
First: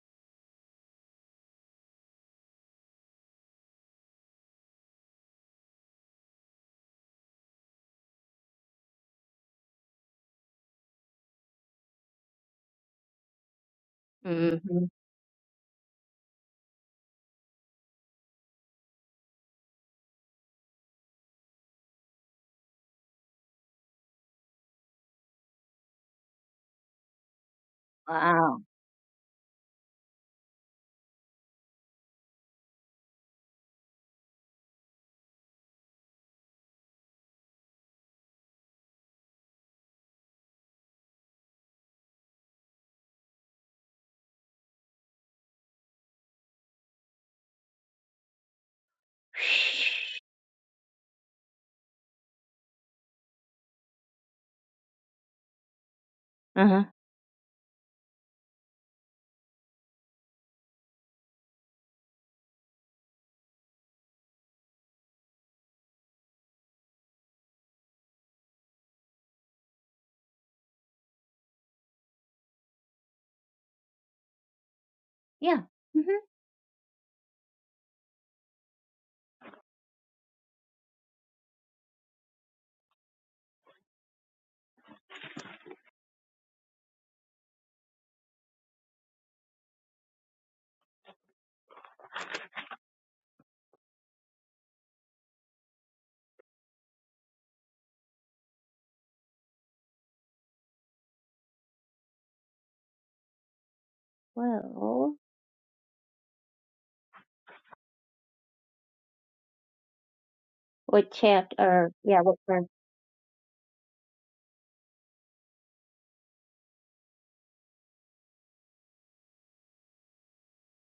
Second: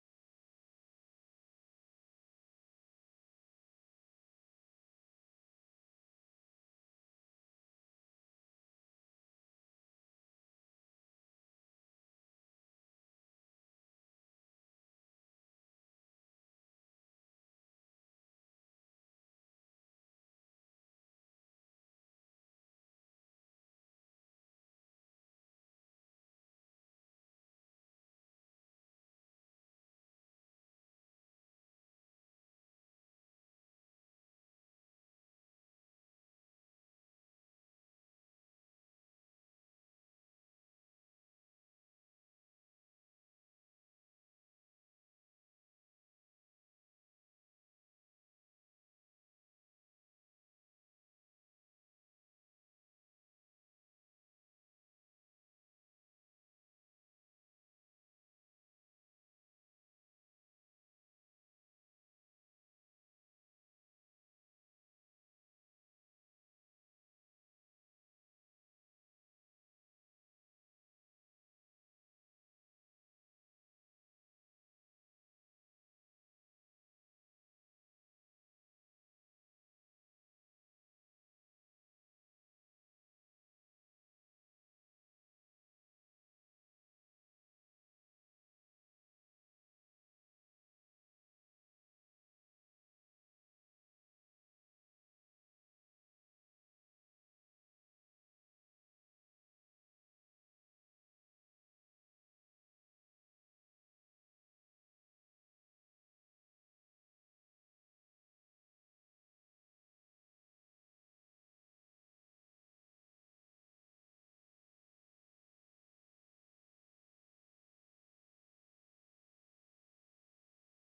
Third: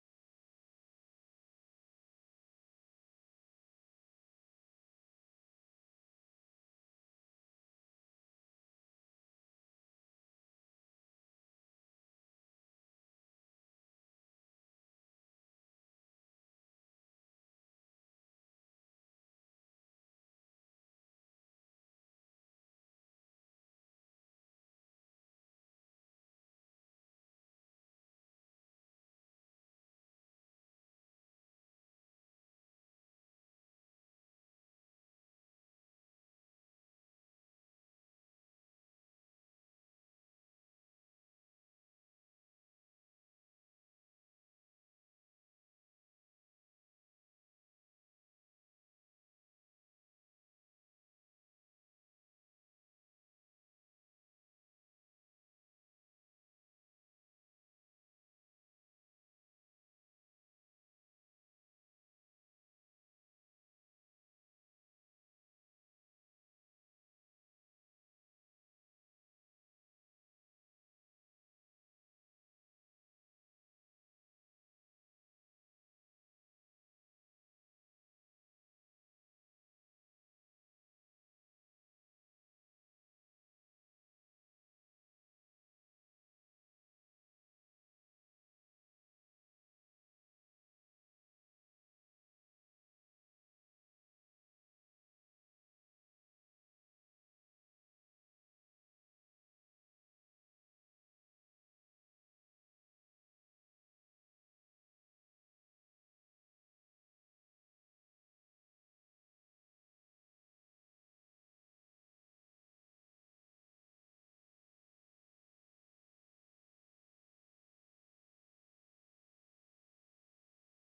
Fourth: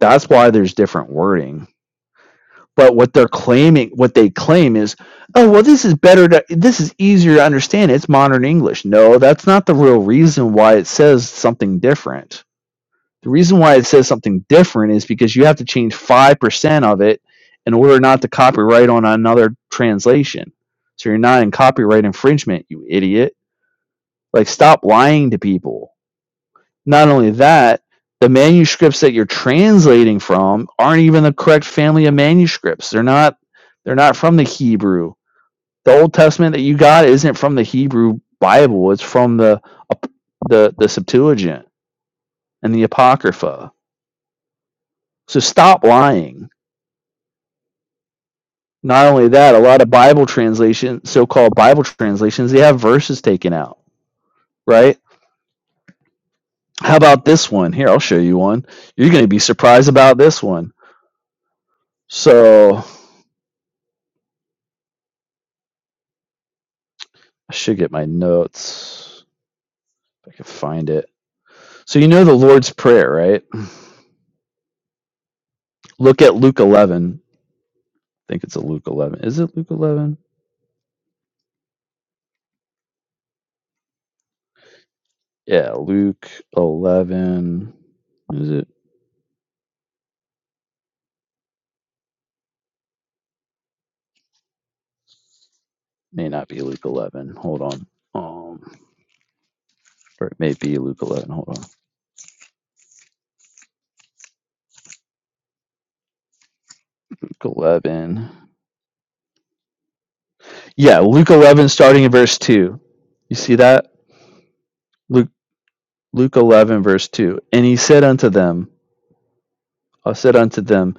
That's why there's different wording. But what they're claiming, what they claim is, oh well, this is better. To, this is easier to understand. It's modern English. No, that's not the real reason why it says something different the reason why it says something Mhm. different is because you have to change 5% of it in order not to copyright on another translation. So you're not in copyright infringement, you idiot. Like, stop lying to people. Not only that, the Wow. manuscripts that you're translating from aren't even the correct family of manuscripts. They're not they're not from the Hebrew. The Old Testament that you got isn't from the Hebrew Bible. It's from the the the Septuagint and the Apocrypha. So stop lying Not only that, a lot of Bible translation, so-called Bible translations, they have verses taken out, right? Uh huh. How about this one? Here, I'll show you one. You're going to be surprised about this one. So, I should get my notes if I can find it. So, you know the Lord's Prayer, right? Yeah. Mhm. Look at Luke 11. I think it's a Luke 11. Is it Luke 11? Yeah, Luke 11. Is it? May not be Luke 11. Hold on. Um, or it may be Luke 11. Hold on. Well, Luke 11. Yeah, what Luke chapter? 11, Or starting in yeah, what verse verse? 2. You see that? Luke, Luke 11, verse 2. And he said unto them, I said unto them,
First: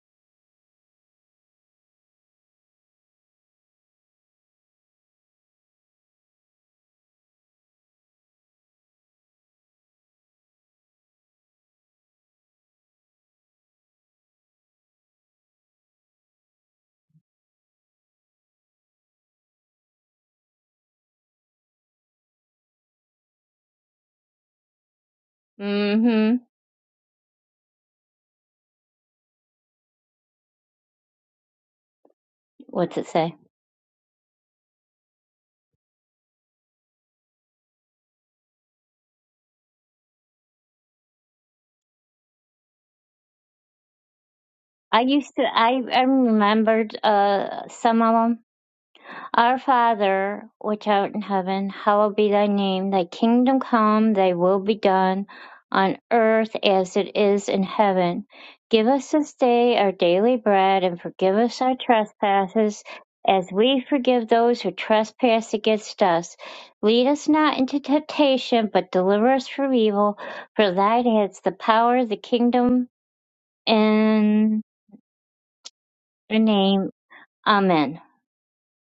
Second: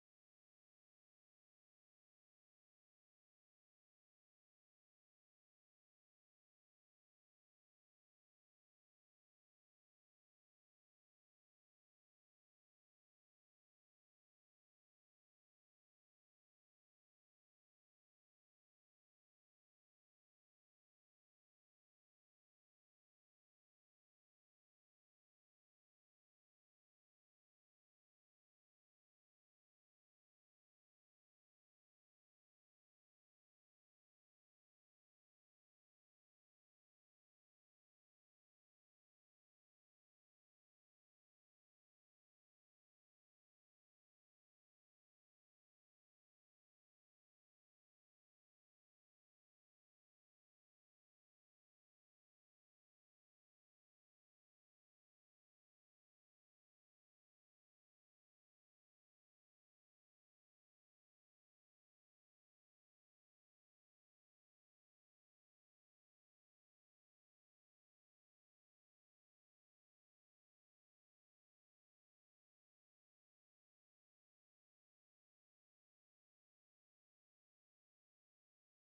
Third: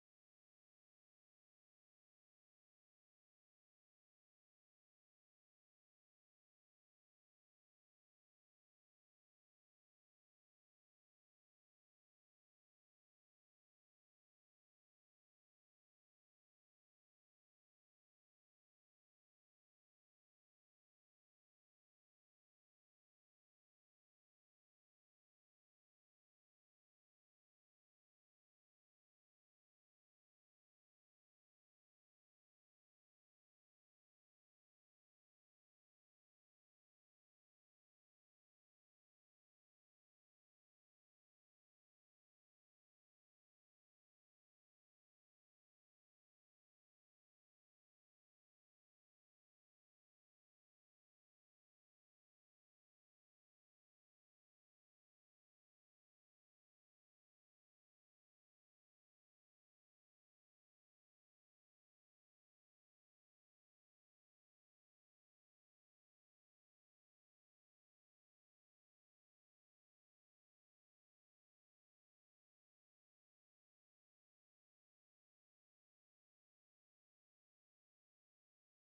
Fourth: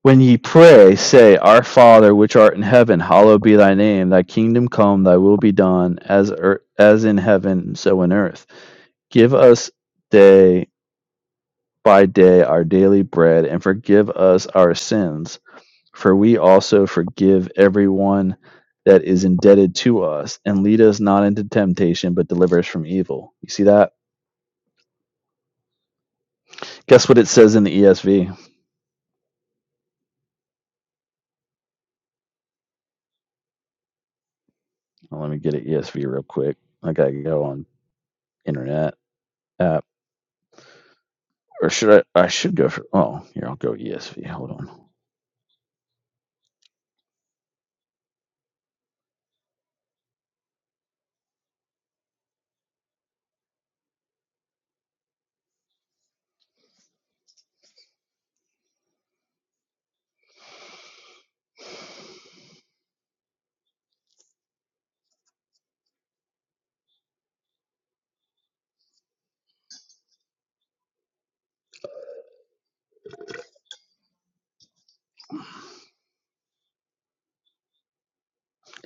When ye pray, say, Our Father, which art in heaven, hallowed be thy name. Thy kingdom come, thy will be done, as, ear- as in heaven, so in earth. Give us day by day our daily bread, and forgive us our sins For we also forgive everyone that is indebted to us, and lead us not into temptation, but deliver us from evil. You see that? Mhm. Guess what it says in the ESV? What's it say? Well, let me get an ESV real quick. I gotta go on internet app, or should I? I should go for. Oh, here I'll go ESV. Hold on. I used to. I I remembered uh some of 'em. Our Father, which art in heaven, hallowed be thy name. Thy kingdom come, thy will be done, on earth as it is in heaven. Give us this day our daily bread, and forgive us our trespasses, as we forgive those who trespass against us. Lead us not into temptation, but deliver us from evil. For thine is the power, the kingdom, and the name. Amen.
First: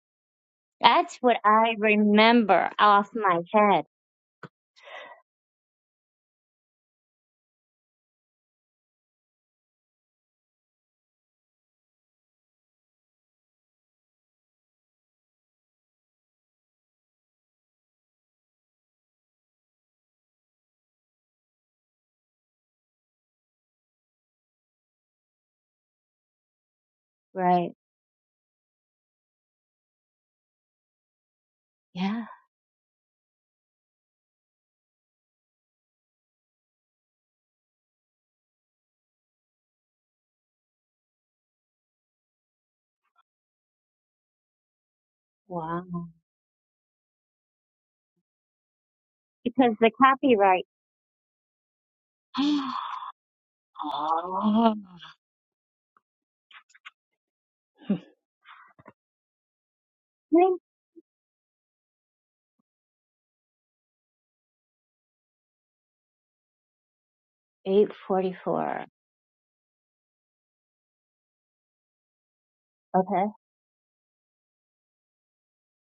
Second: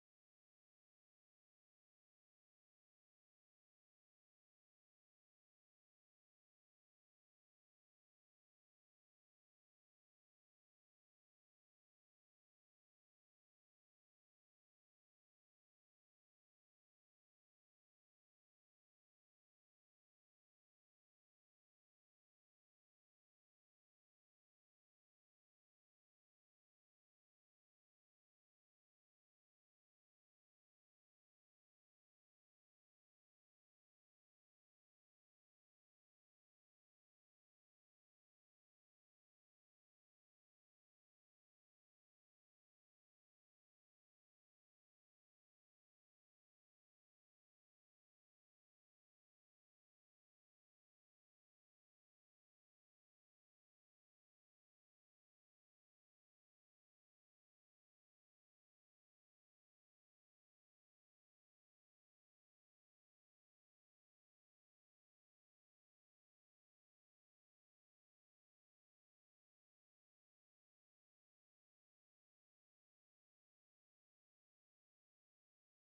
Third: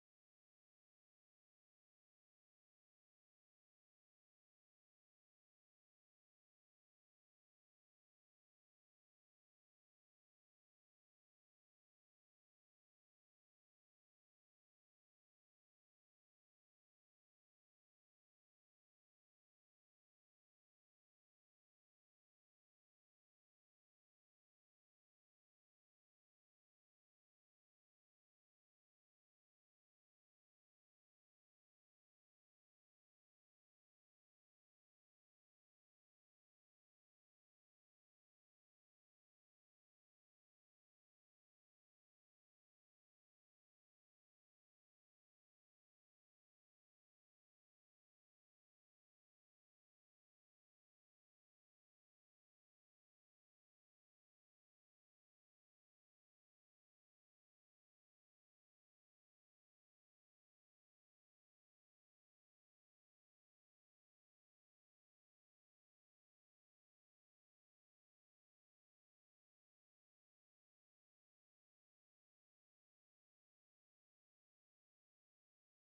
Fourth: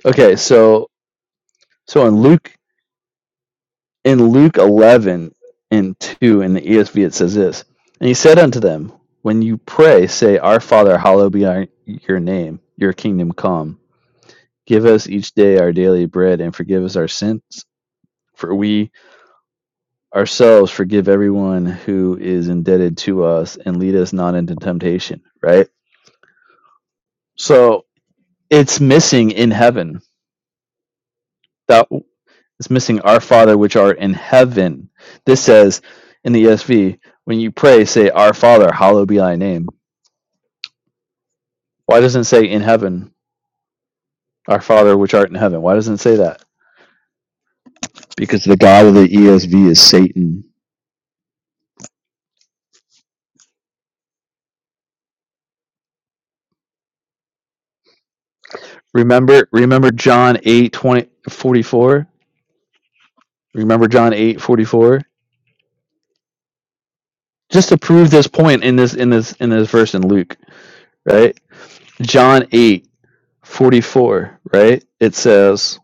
Okay, so That's what I so in Luke remember off my head. in Luke eleven and two in the ESV it says this, and he said unto them, When you pray, say, Our Father, hallowed be your name, your kingdom come. Give us each day our daily bread, and forgive us our sins, for we ourselves forgive everyone who is indebted to us, and lead us not into temptation. Right? Right. So it's missing in heaven. That Yeah. it's missing our Father which art in heaven. This says in the ESV, when you pray, say, Our Father, hallowed be thy name. Why doesn't it say in heaven, Our Father which art in heaven? Why Wow. doesn't it say that? Because the God of the ESV Because is the Satan. copyright. Ah. Remember, remember John 8 20 44. Remember John 8 44. Just to Eight prove this point in forty-four. this in this in this verse in Luke, right? John 8 Okay. 44. right? It says,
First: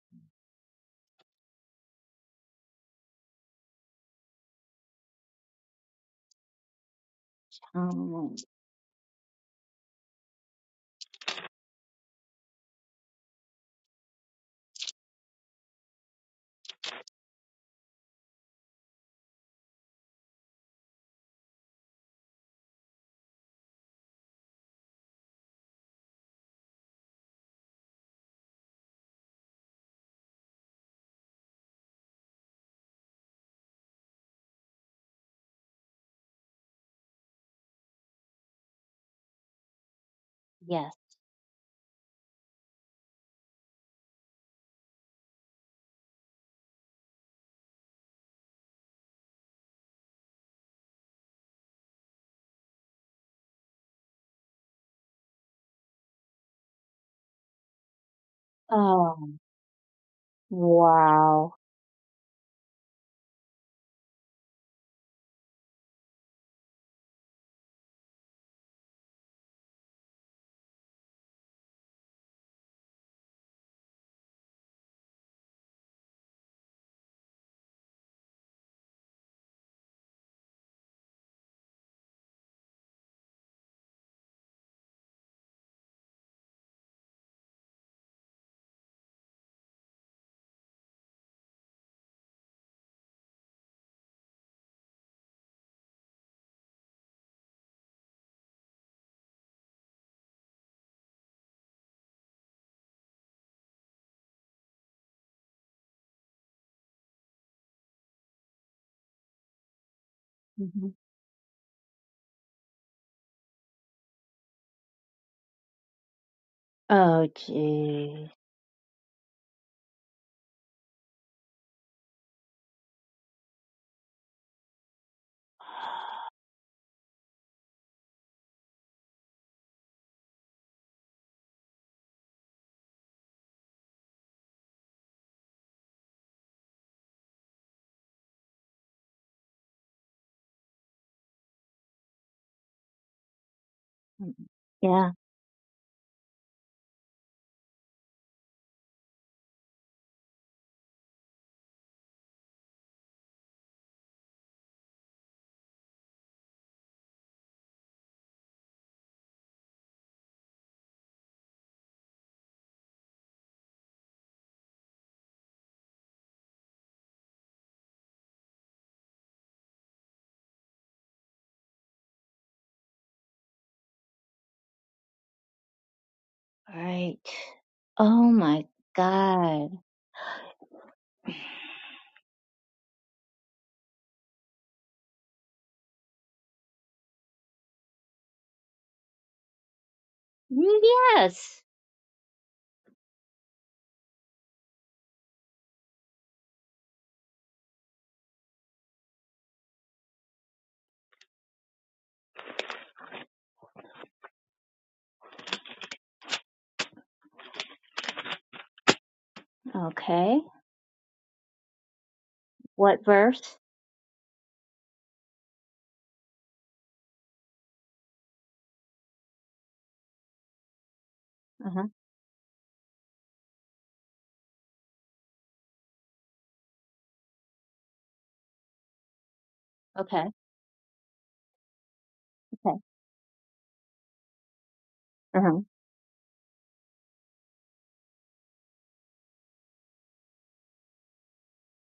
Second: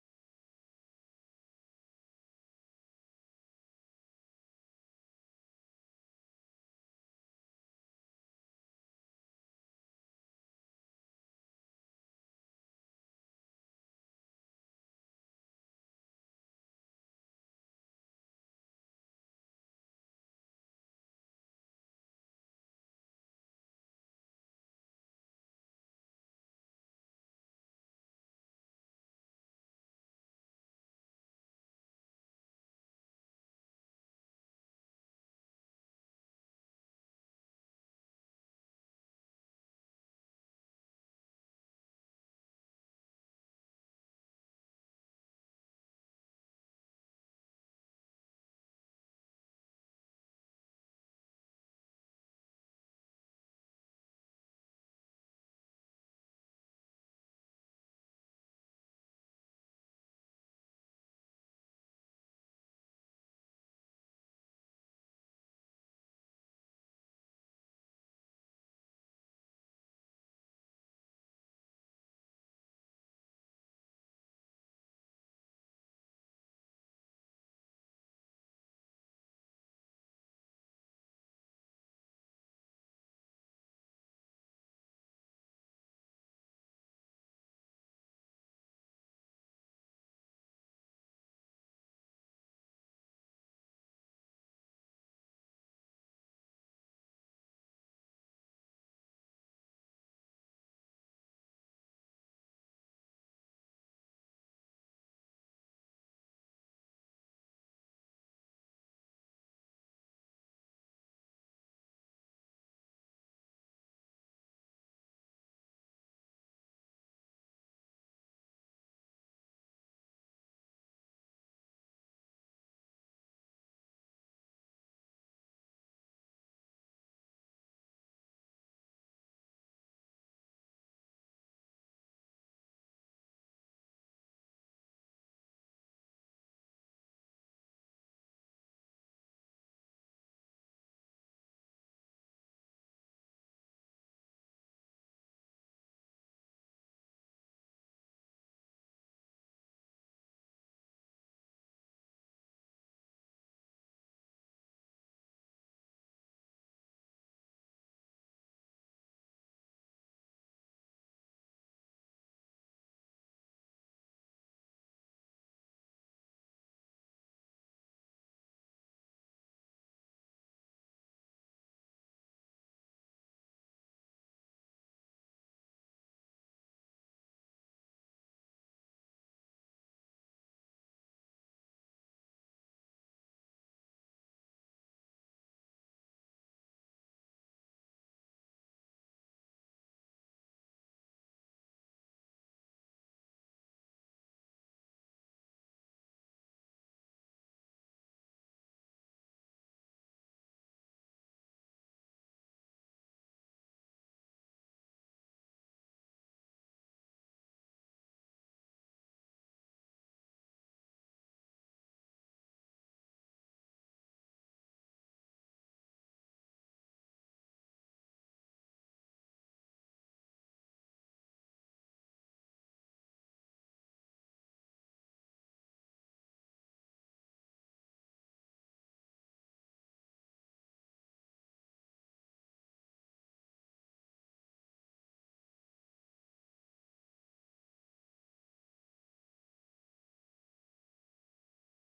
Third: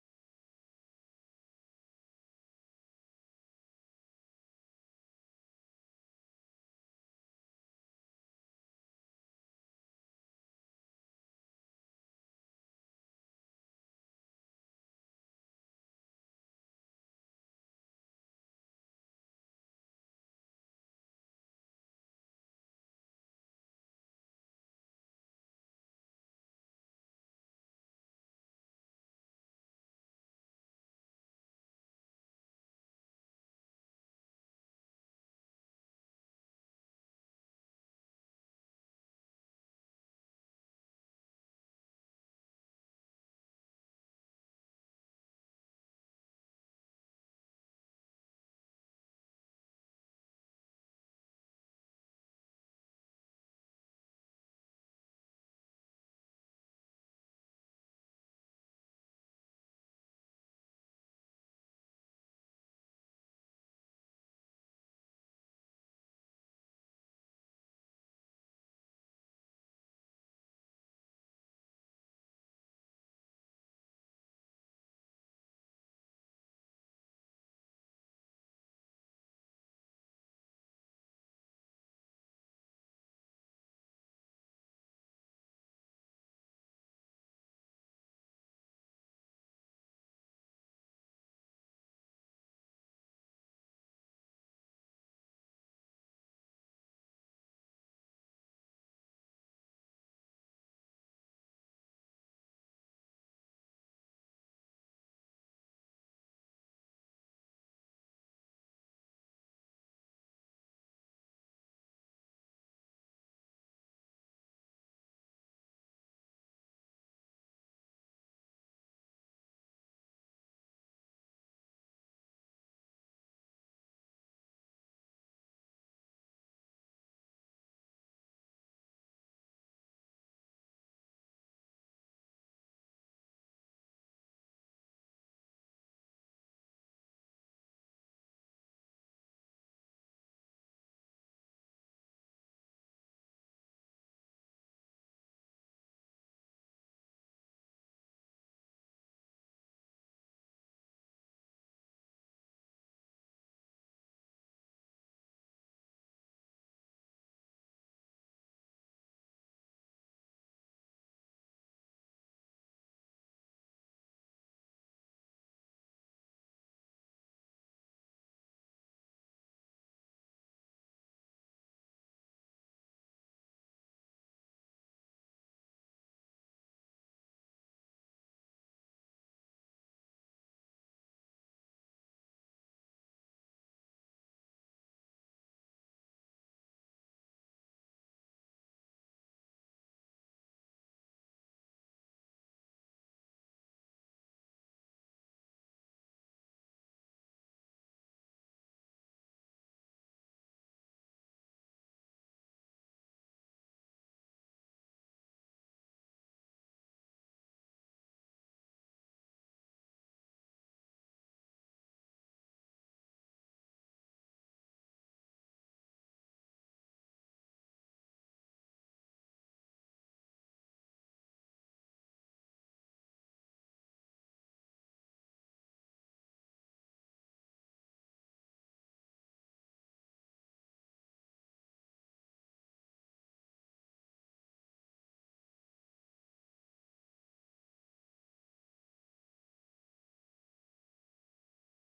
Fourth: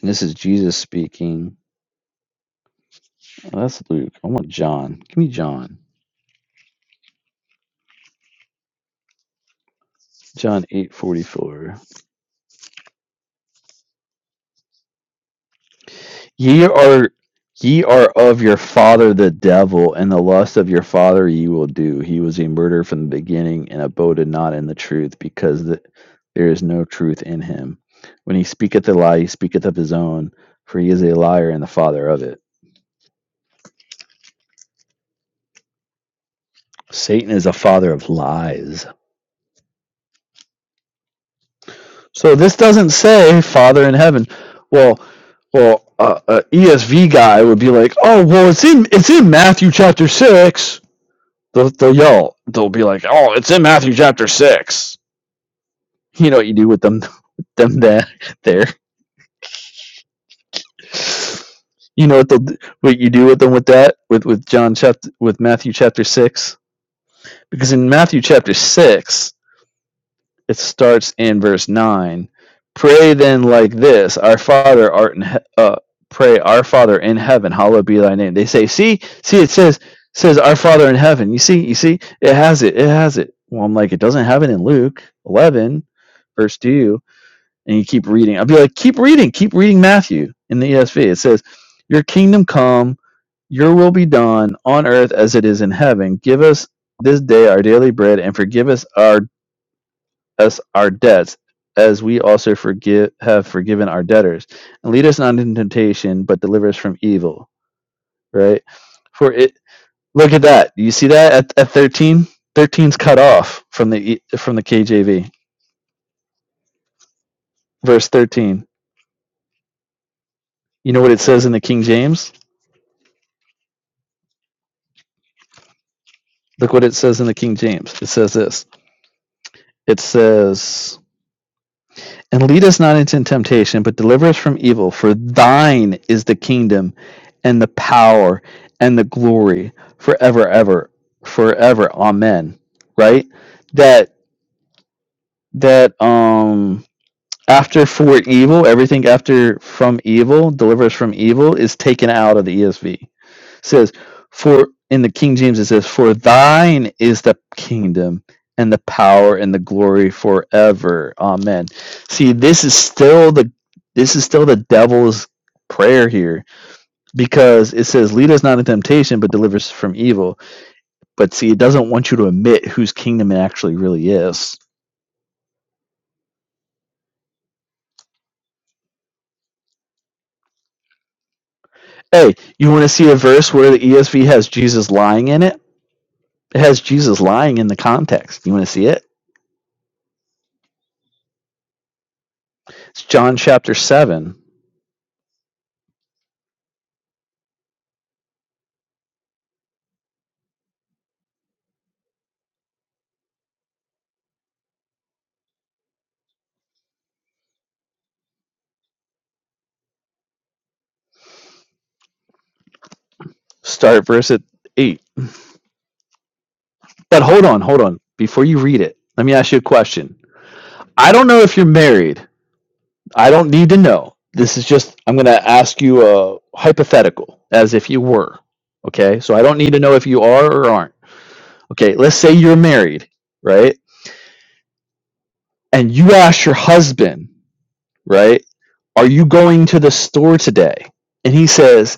and this is Jesus speaking. Oh, that's Luke. I want John. Give me John. Um. John 8 44. Ye are ye are of your father the devil, and the lust of your father ye will do. He was a murderer from the beginning, and aboded not in the truth, because th there is no truth in him. When he speaketh a lie, he speaketh of his own, for he is a liar and the father of it. Satan is a father of lies. Yes. So this doesn't say Father in heaven. Well, well, uh, a ESV guy would be like, oh, well, it's in it's in Matthew chapter six. They'll, they'll yell. They'll be like, "Oh, it's in Matthew chapter 6." You know what you do with them, with them that there. Oh. Wow. You know what they'll, what you do with them with that with with John chapter with Matthew chapter six because in Matthew chapter six it starts in verse 9 pray then like this our father art in he- uh, pray our father in heaven hallowed be thy name they say see see it says says our father in heaven you see you see it has it it has it well i'm like it doesn't have it in luke 11 verse 2 and you keep reading i'll be like keep reading keep reading matthew in the esv it says your kingdom come your will be done on earth as it is in heaven give us this day our daily bread and forgive us our us our debts, as we also forgive have forgiven our debtors, and lead us not into temptation, but deliver us from evil. Right? For it, look at that. hmm You see that at at thirteen. thirteen's cut off from the E- from the KJV. Oh, Verse geez. thirteen. You know what it says in the King James? Look what it says in the King James. It says this. It says And lead us not into temptation, but deliver us from evil. For thine is the kingdom and the power and the glory forever, ever, forever. Amen. Right? That, Yeah. that, um, after for evil, everything after from evil, deliver us from evil, is taken out of the ESV. It says, for in the King James it says, for thine is the kingdom and the power and the glory forever. Amen. See, this is still the this is still the devil's prayer here because it says lead us not into temptation but deliver us from evil but see it doesn't want you to admit whose kingdom it actually really is Right. Oh my God. hey you want to see a verse where the esv has jesus lying in it It has Jesus lying in the context. You want to see it? Mm, Yes. It's John chapter 7. Okay. What verse? Start verse at 8. But hold on, hold on. Before you read it, let me ask you a question. I don't know if you're Uh huh. married. I don't need to know. This is just, I'm going to ask you a hypothetical as if you were. Okay. So I don't need to know if you Okay. are or aren't. Okay. Let's say you're Okay. married, right? Uh huh. And you ask your husband, right? Are you going to the store today? And he says,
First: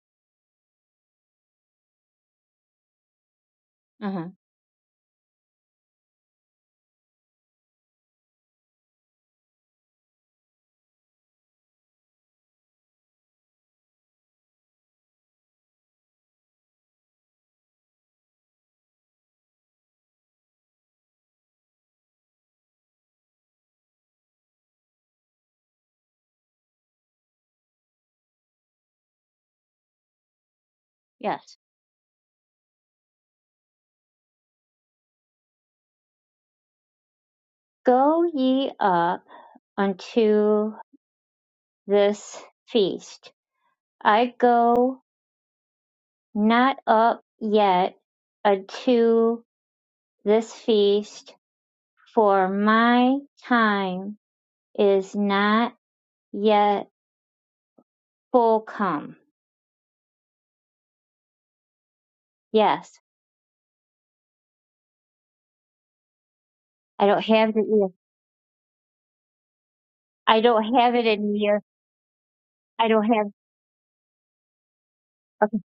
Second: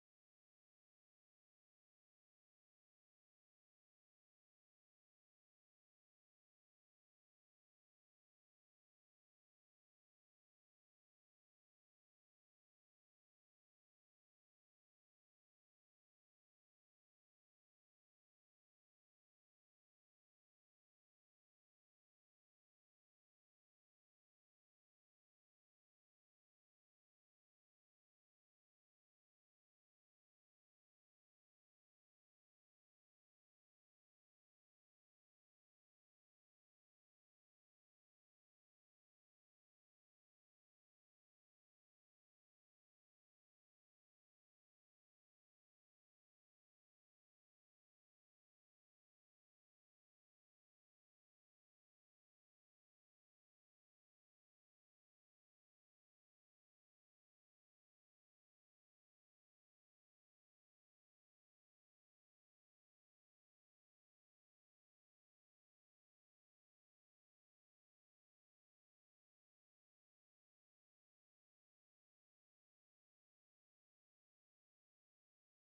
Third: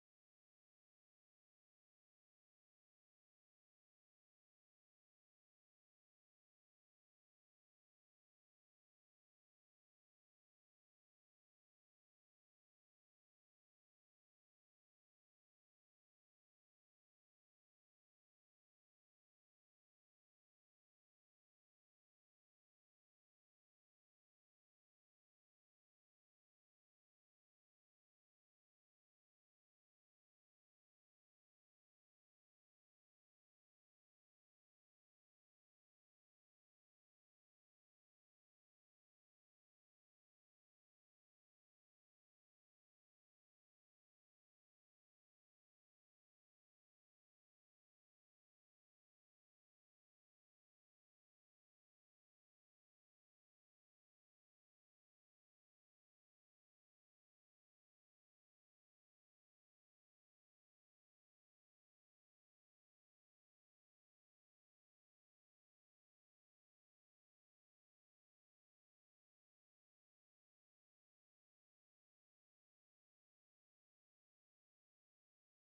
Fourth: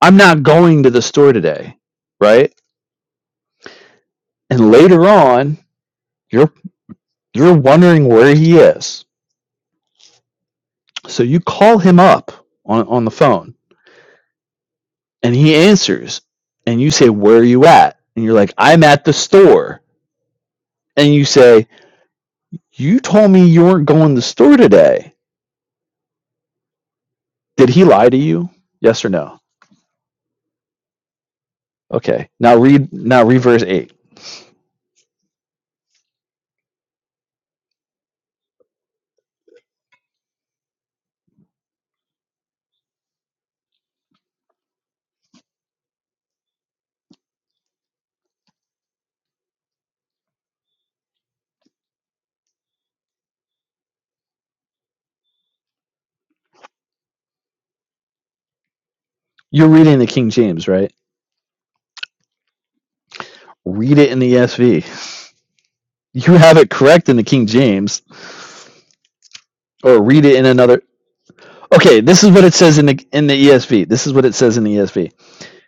I'm not going to the store today, right? Uh huh. And later on, you're you're wondering where he is. So you call him up on, on the phone and he answers and you say, Where are you at? And you're like, I'm at the store. And you say, You told me you weren't going to the store today. Did he lie to you? Yes or no? Yes. Okay. Now read now read verse eight. Go ye up unto this feast. I go not up yet unto this feast, for my time is not yet full come. You're reading the King James, right? Yes, Read it in the ESV. You have it I correct in the don't King have the ear. James, or read it I in don't another have it in here. Okay, this is what it says in I don't the in have. the ESV. This is what it says in the ESV. Okay.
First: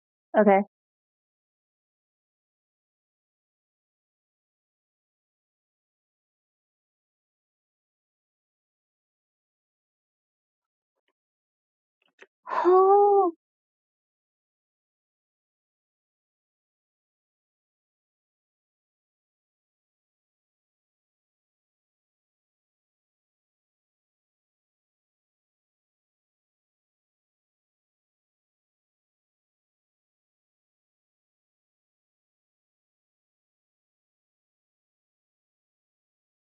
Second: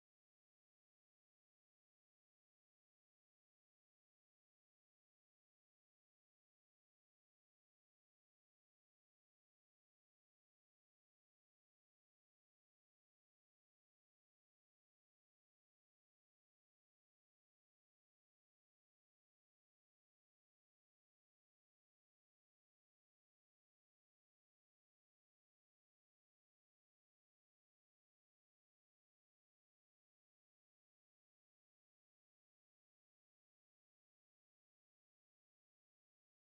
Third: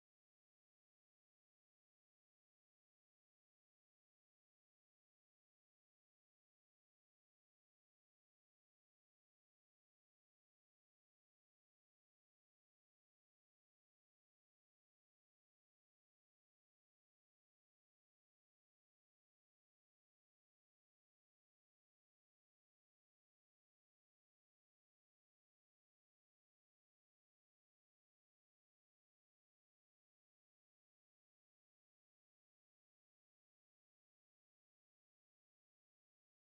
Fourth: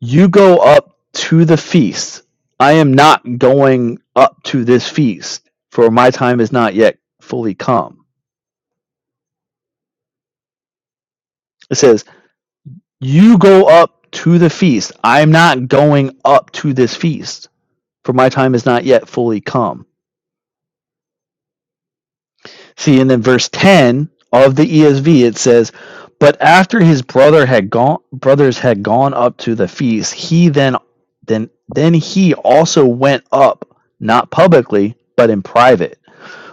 You go Okay. up to the feast. I am not going up to this feast, for my time is not yet fully come. It says, Oh, "You go up to the feast. I am not going up to this feast, for my time is not yet fully come." See, and then verse 10 of the ESV it says, "But after his brother had gone brothers had gone up to the feast, he then then then he also went up, not publicly, but in private."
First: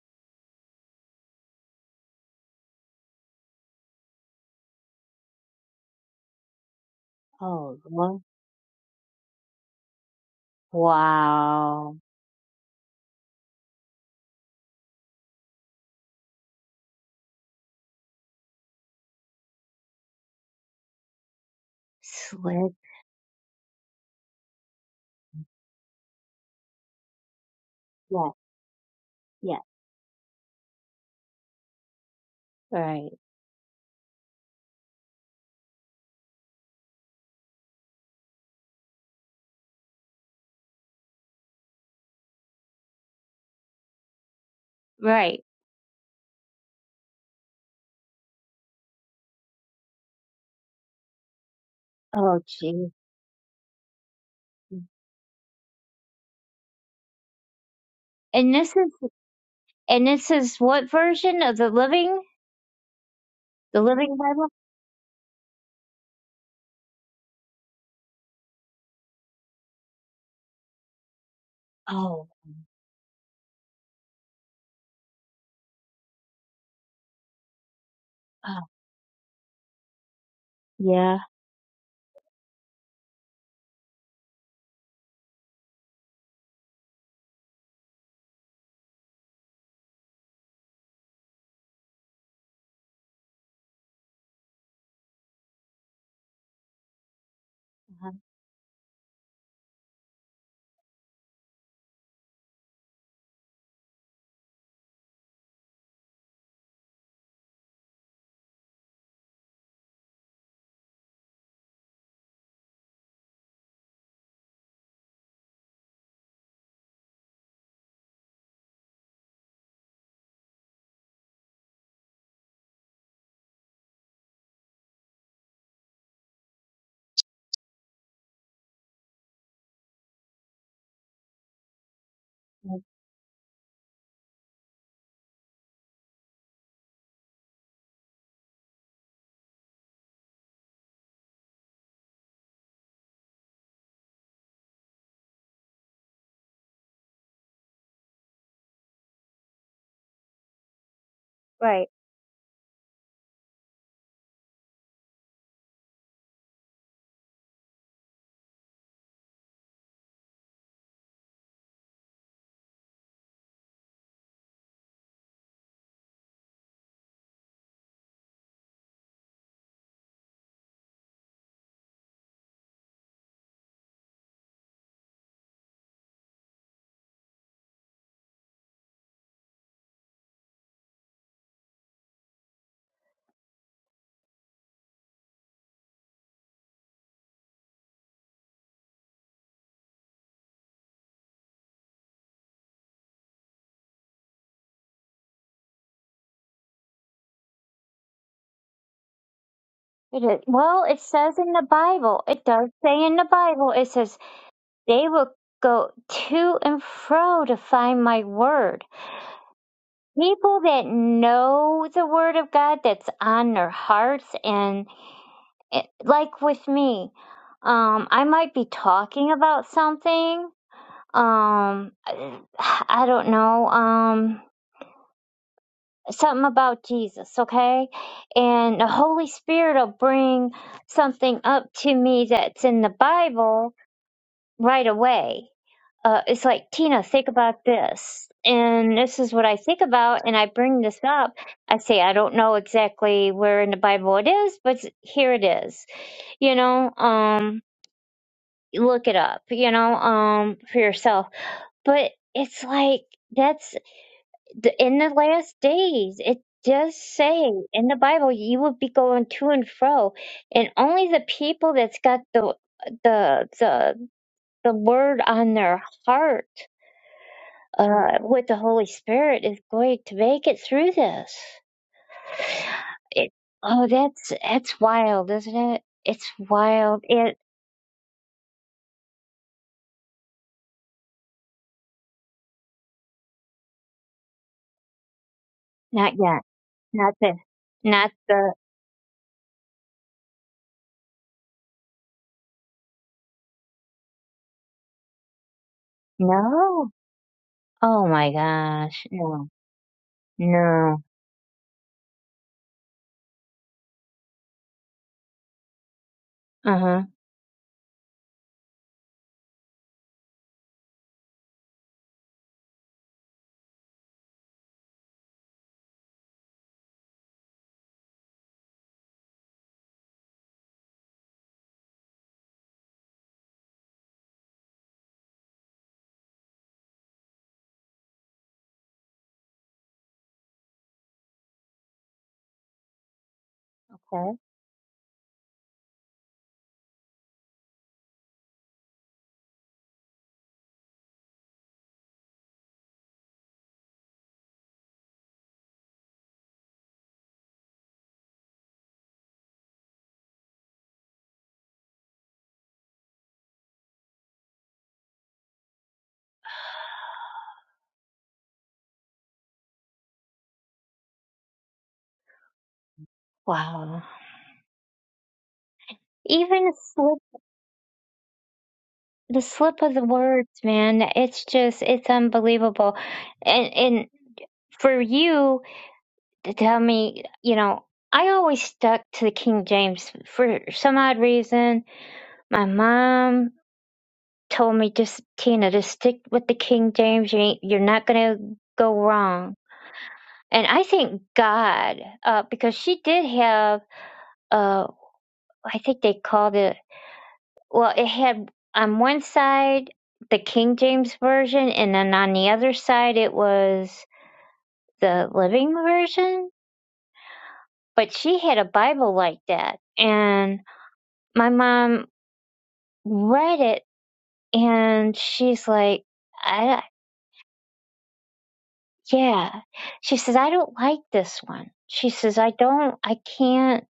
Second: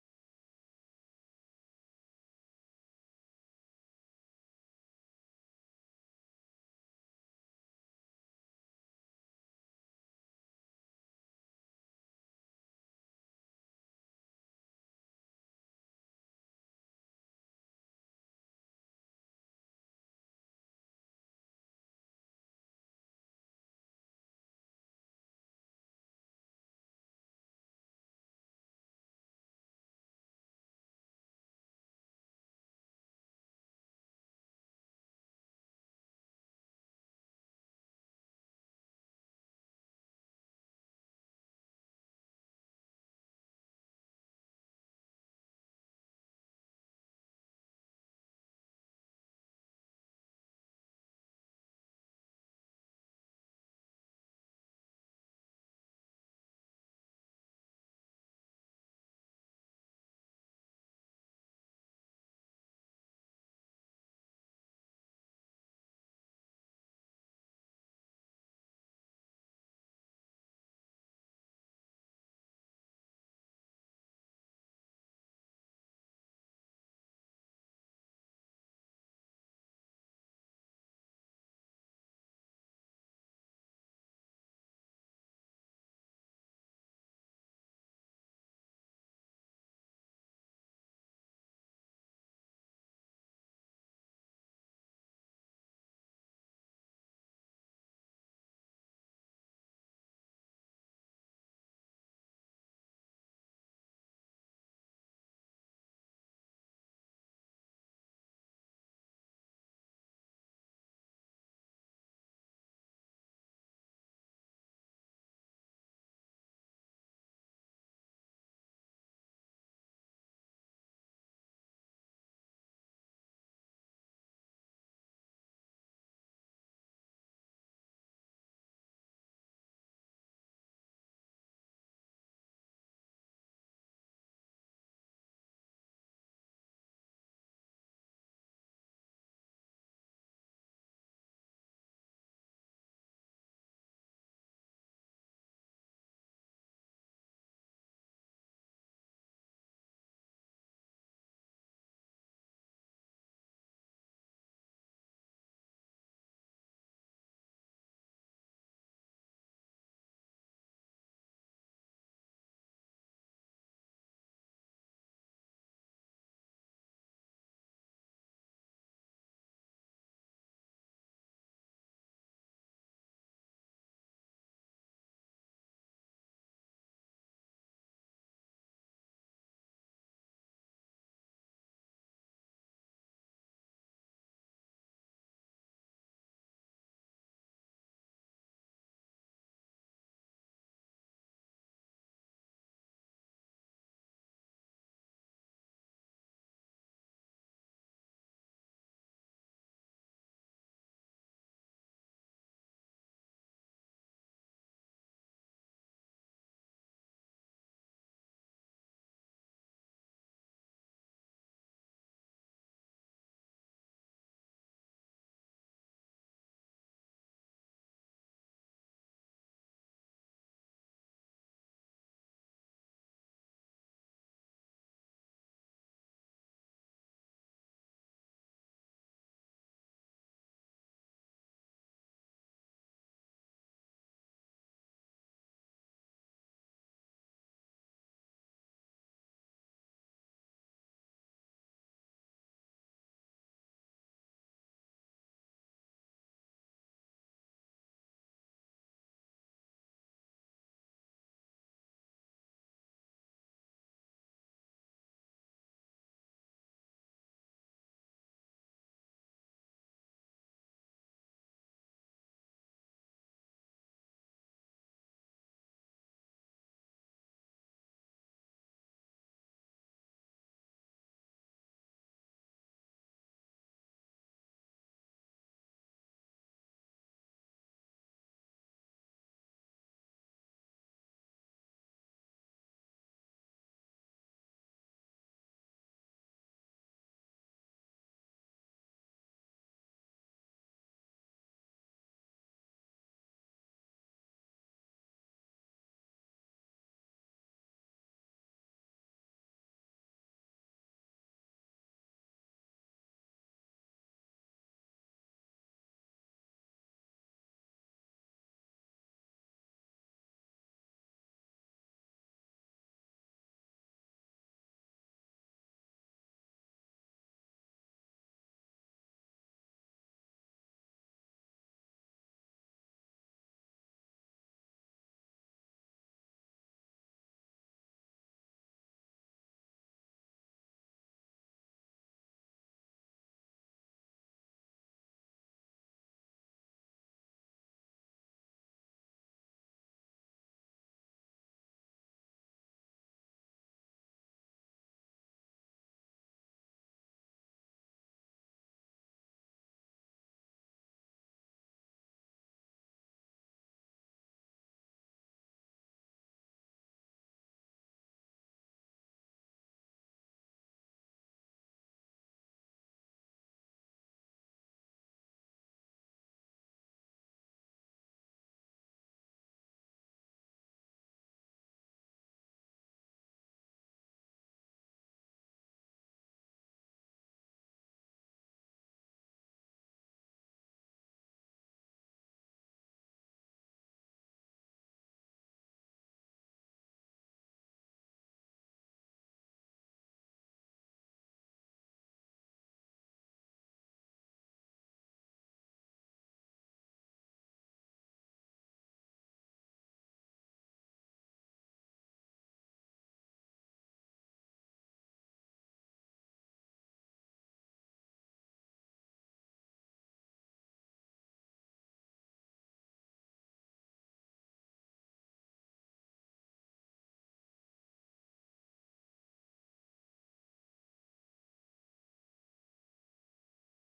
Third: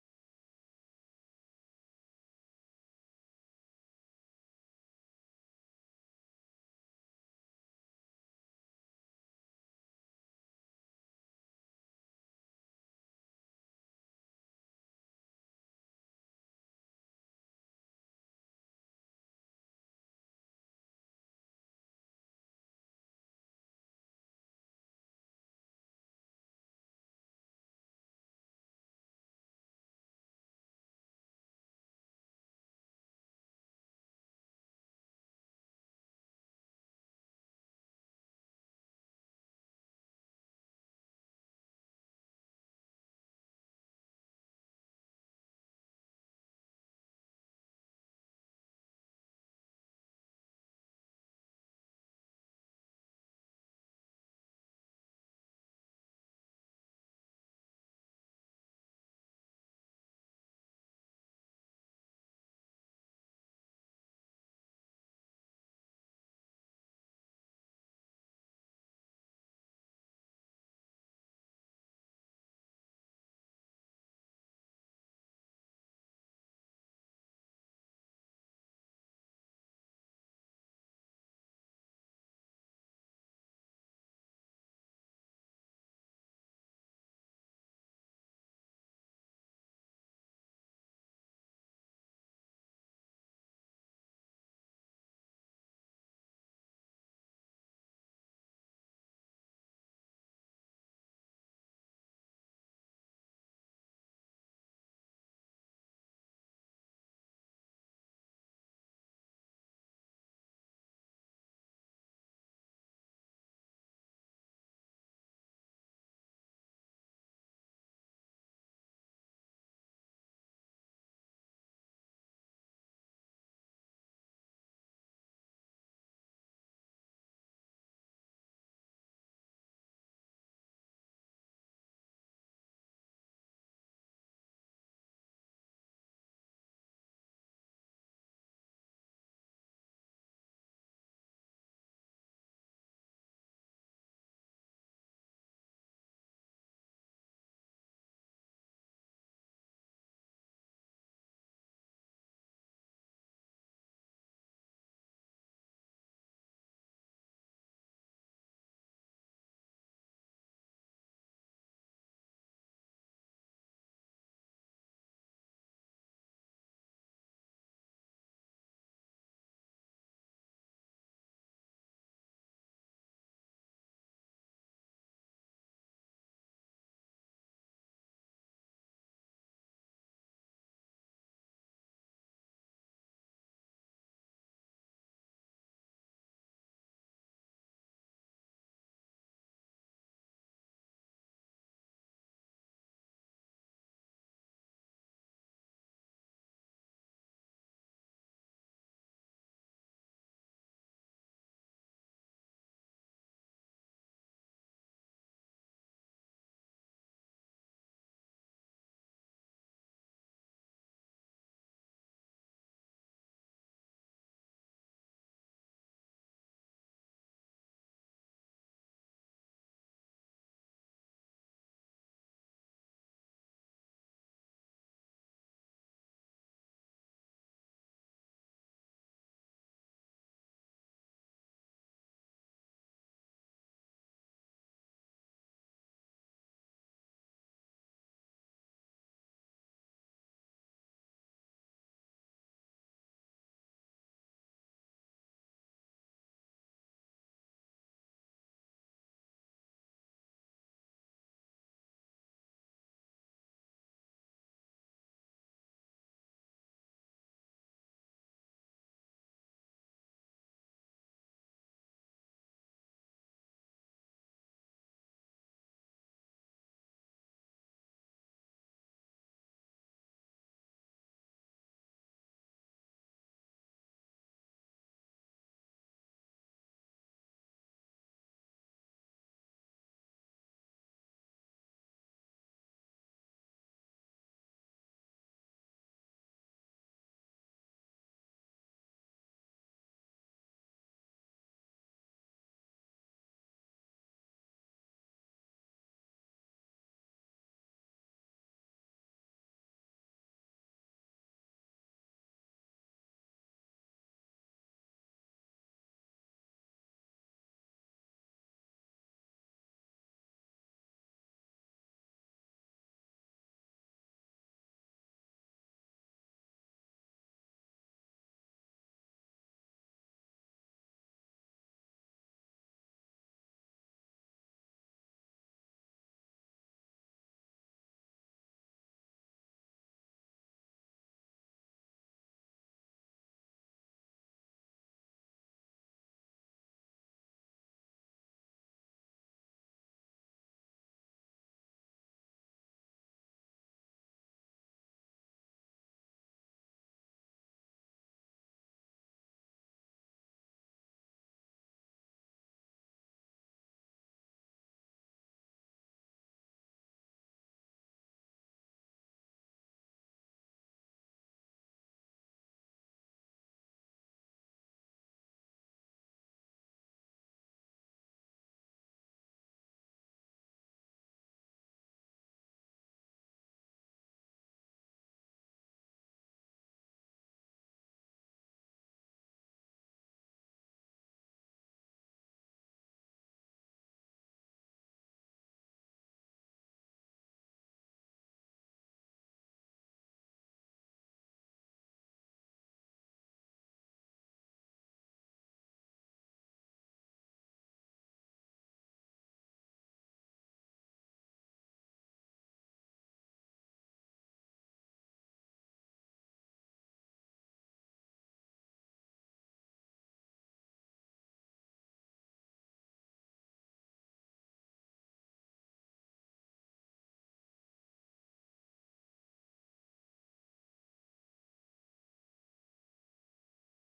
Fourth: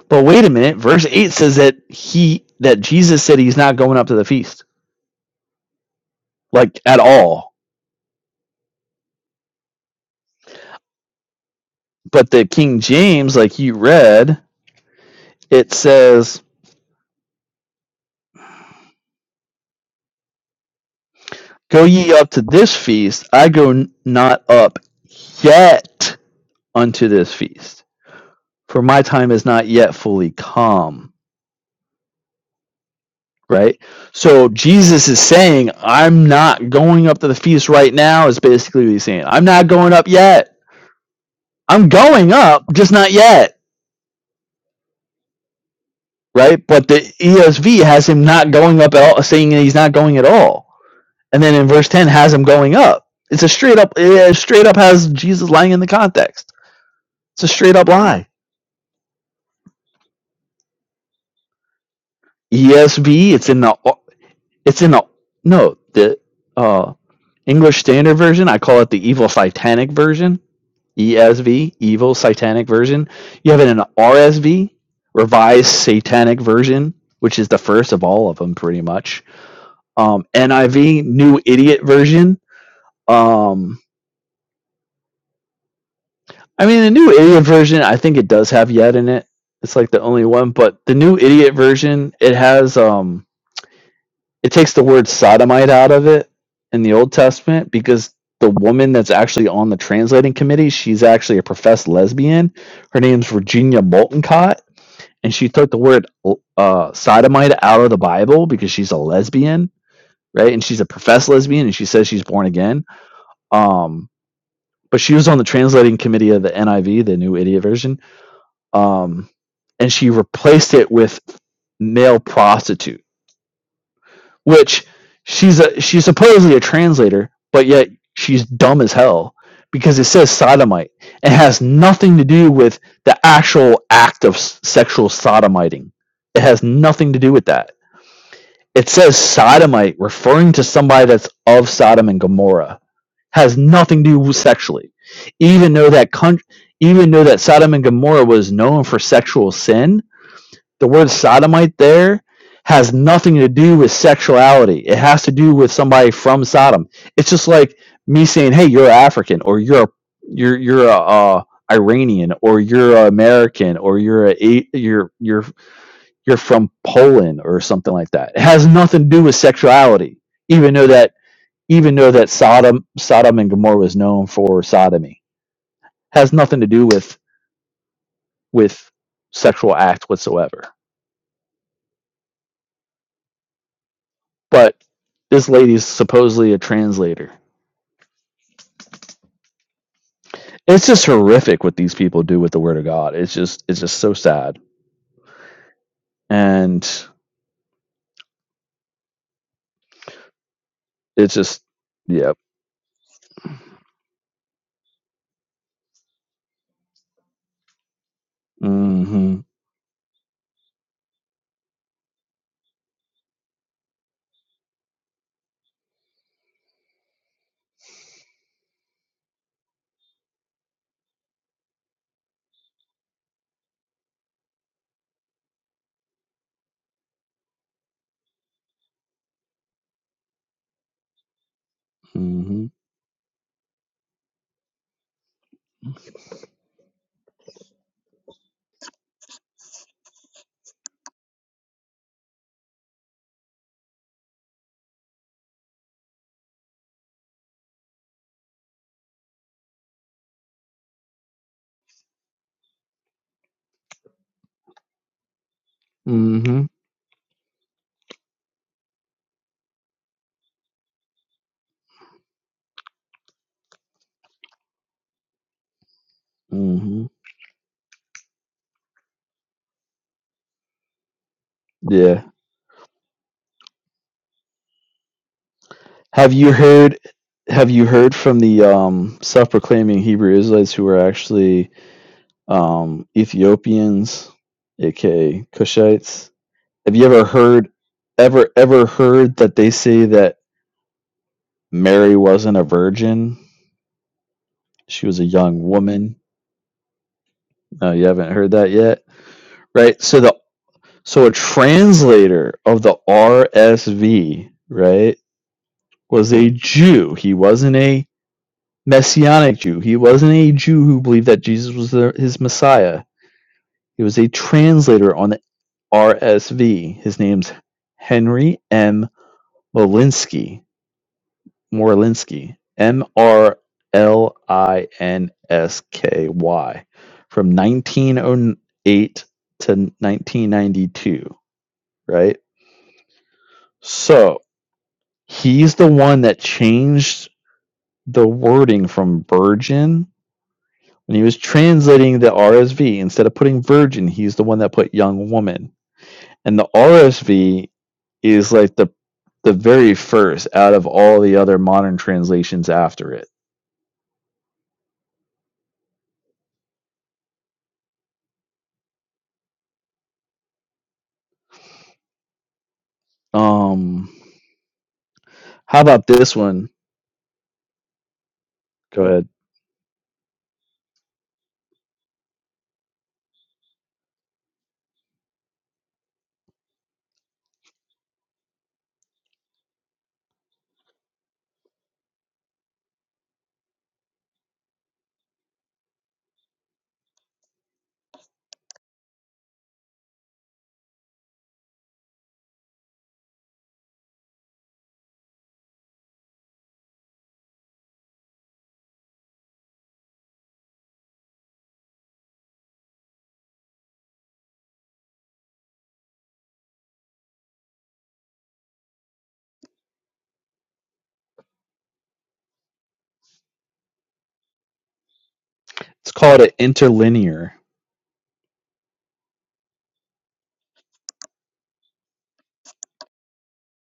But wait a minute, verse 8 says that he that Jesus said he's not going up to the feast like at all. oh Lord. Wow. But the King James like you read, it says, "Go ye up to Slick. this feast, I go not up yet unto this feast." Yeah. for my time is Yeah. not yet fully come. Right. Right? So Jesus is saying, I'm not going up to the feast right now, is basically what he's saying. I'm not going up yet. I'm going up, just not yet. Right. Right? But the ESV has him not going up at all, saying he's not going at all. And then in verse 10 has Oh, him going gee. up. It's a straight up, it straight up has Jesus lying in the context. It's a straight up lie. And this is And this is what version of the Living, ESV, it's in the, the Living Bible? it's in the, no, the, uh, English Standard Version, I call it the Evil Satanic Version, ESV, Evil Oh, Satanic Version. You have it in an RSV, Revised Satanic Version, which is the first of all of them, oh pretty much. Um, NIV, yeah, New Idiot Version. Um, I mean, the New Idiot Version, I think it does have yet in it. It's like the only one, but the New Idiot Version, it has um, it takes the word sodomite out of it in the Old Testament uh-huh, because the woman that's actually on the translating committee, she's actually a professed lesbian. Her name's Virginia Moltencott, and she took the word uh, sodomite out of the Bible because she's a lesbian, right? And she's a professed lesbian, and she says she's born again. Um, but she was on the translating committee of the NIV, the New Idiot Version, um, and she replaced it with male prostitute which she's a she's supposedly a translator, but yet she's dumb as hell because it says sodomite and has nothing to do with the actual act of s- sexual sodomiting. It has nothing to do with that. It says sodomite referring to somebody that's of Sodom and Gomorrah has nothing to do with sexually. Even though that country, even though that Sodom and Gomorrah was known for sexual sin, the word sodomite right. there has nothing to do with sexuality. It has to do with somebody from Sodom. It's just like me saying, "Hey, you're African, or you're a, you're you're a, uh Iranian, or you're a American, or you're a a- you're you're you're from Poland, or something like that." It has nothing to do with sexuality, even though that even though that Sodom Sodom and Gomorrah was known for sodomy, It has nothing to do with with sexual act whatsoever. but this lady's supposedly a translator. It's just horrific what these people do with the word of God. It's just it's just so sad, and It is. Well, it it's says in just the Bible, yeah. it does say in the Bible, it says they will go to and fro to find my word. Mm-hmm. People that know the word of God that's on their hearts, and it, like with me, um, I might be talking about something. Um, I I don't know. Um, something about Jesus, okay? And the Holy Spirit will bring something up to me that's Mm-hmm. in the Bible right away. Uh, it's like, Tina, think about this. And this is what I think about. And I bring this up. I say, I don't know exactly where in the Bible it is, but here it is. You know, um, look it up, you know, um, for yourself. But it's like, that's the, in the last days it Mm-hmm. does say in the bible you will be going to and fro and only the people that's got the the the, the word on their heart Mm-hmm. uh, with the holy spirit is going to make it through this Yeah. it, oh that's that's wild isn't it it's Have you heard? wild it Have you heard from the um, self-proclaiming Hebrew Israelites who are actually um, Ethiopians, aka not Cushites? yet Have you not ever the heard, not ever the ever heard that they say that Mary wasn't a virgin? she was a young woman. no No, you oh my haven't heard that yet, gosh no right? So the no so a translator of the RSV, right, was a uh-huh Jew. He wasn't a messianic Jew. He wasn't a Jew who believed that Jesus was the, his Messiah. He was a translator on the RSV. His name's Henry M. Molinsky. Morlinsky, M R L I N S K Y, from 1908 to 1992, right? okay So he's the one that changed the wording from virgin when he was translating the RSV. Instead of putting virgin, he's the one that put young woman. And the RSV is like the the very first out of all the other modern translations after it. wow Um, How about this one? even slip Go ahead. the slip of the words man it's just it's unbelievable and and for you to tell me you know i always stuck to the king james for some odd reason my mom told me just tina just stick with the king james you ain't, you're not gonna go wrong and i thank god uh because she did have uh i think they called it Well, it had on one side the King James version, and then on the other side it was the Living version. But she had a Bible like that, and my mom read it, and she's like, It's called an I, interlinear. "Yeah," she says, "I don't like this one." She says, "I don't, I can't."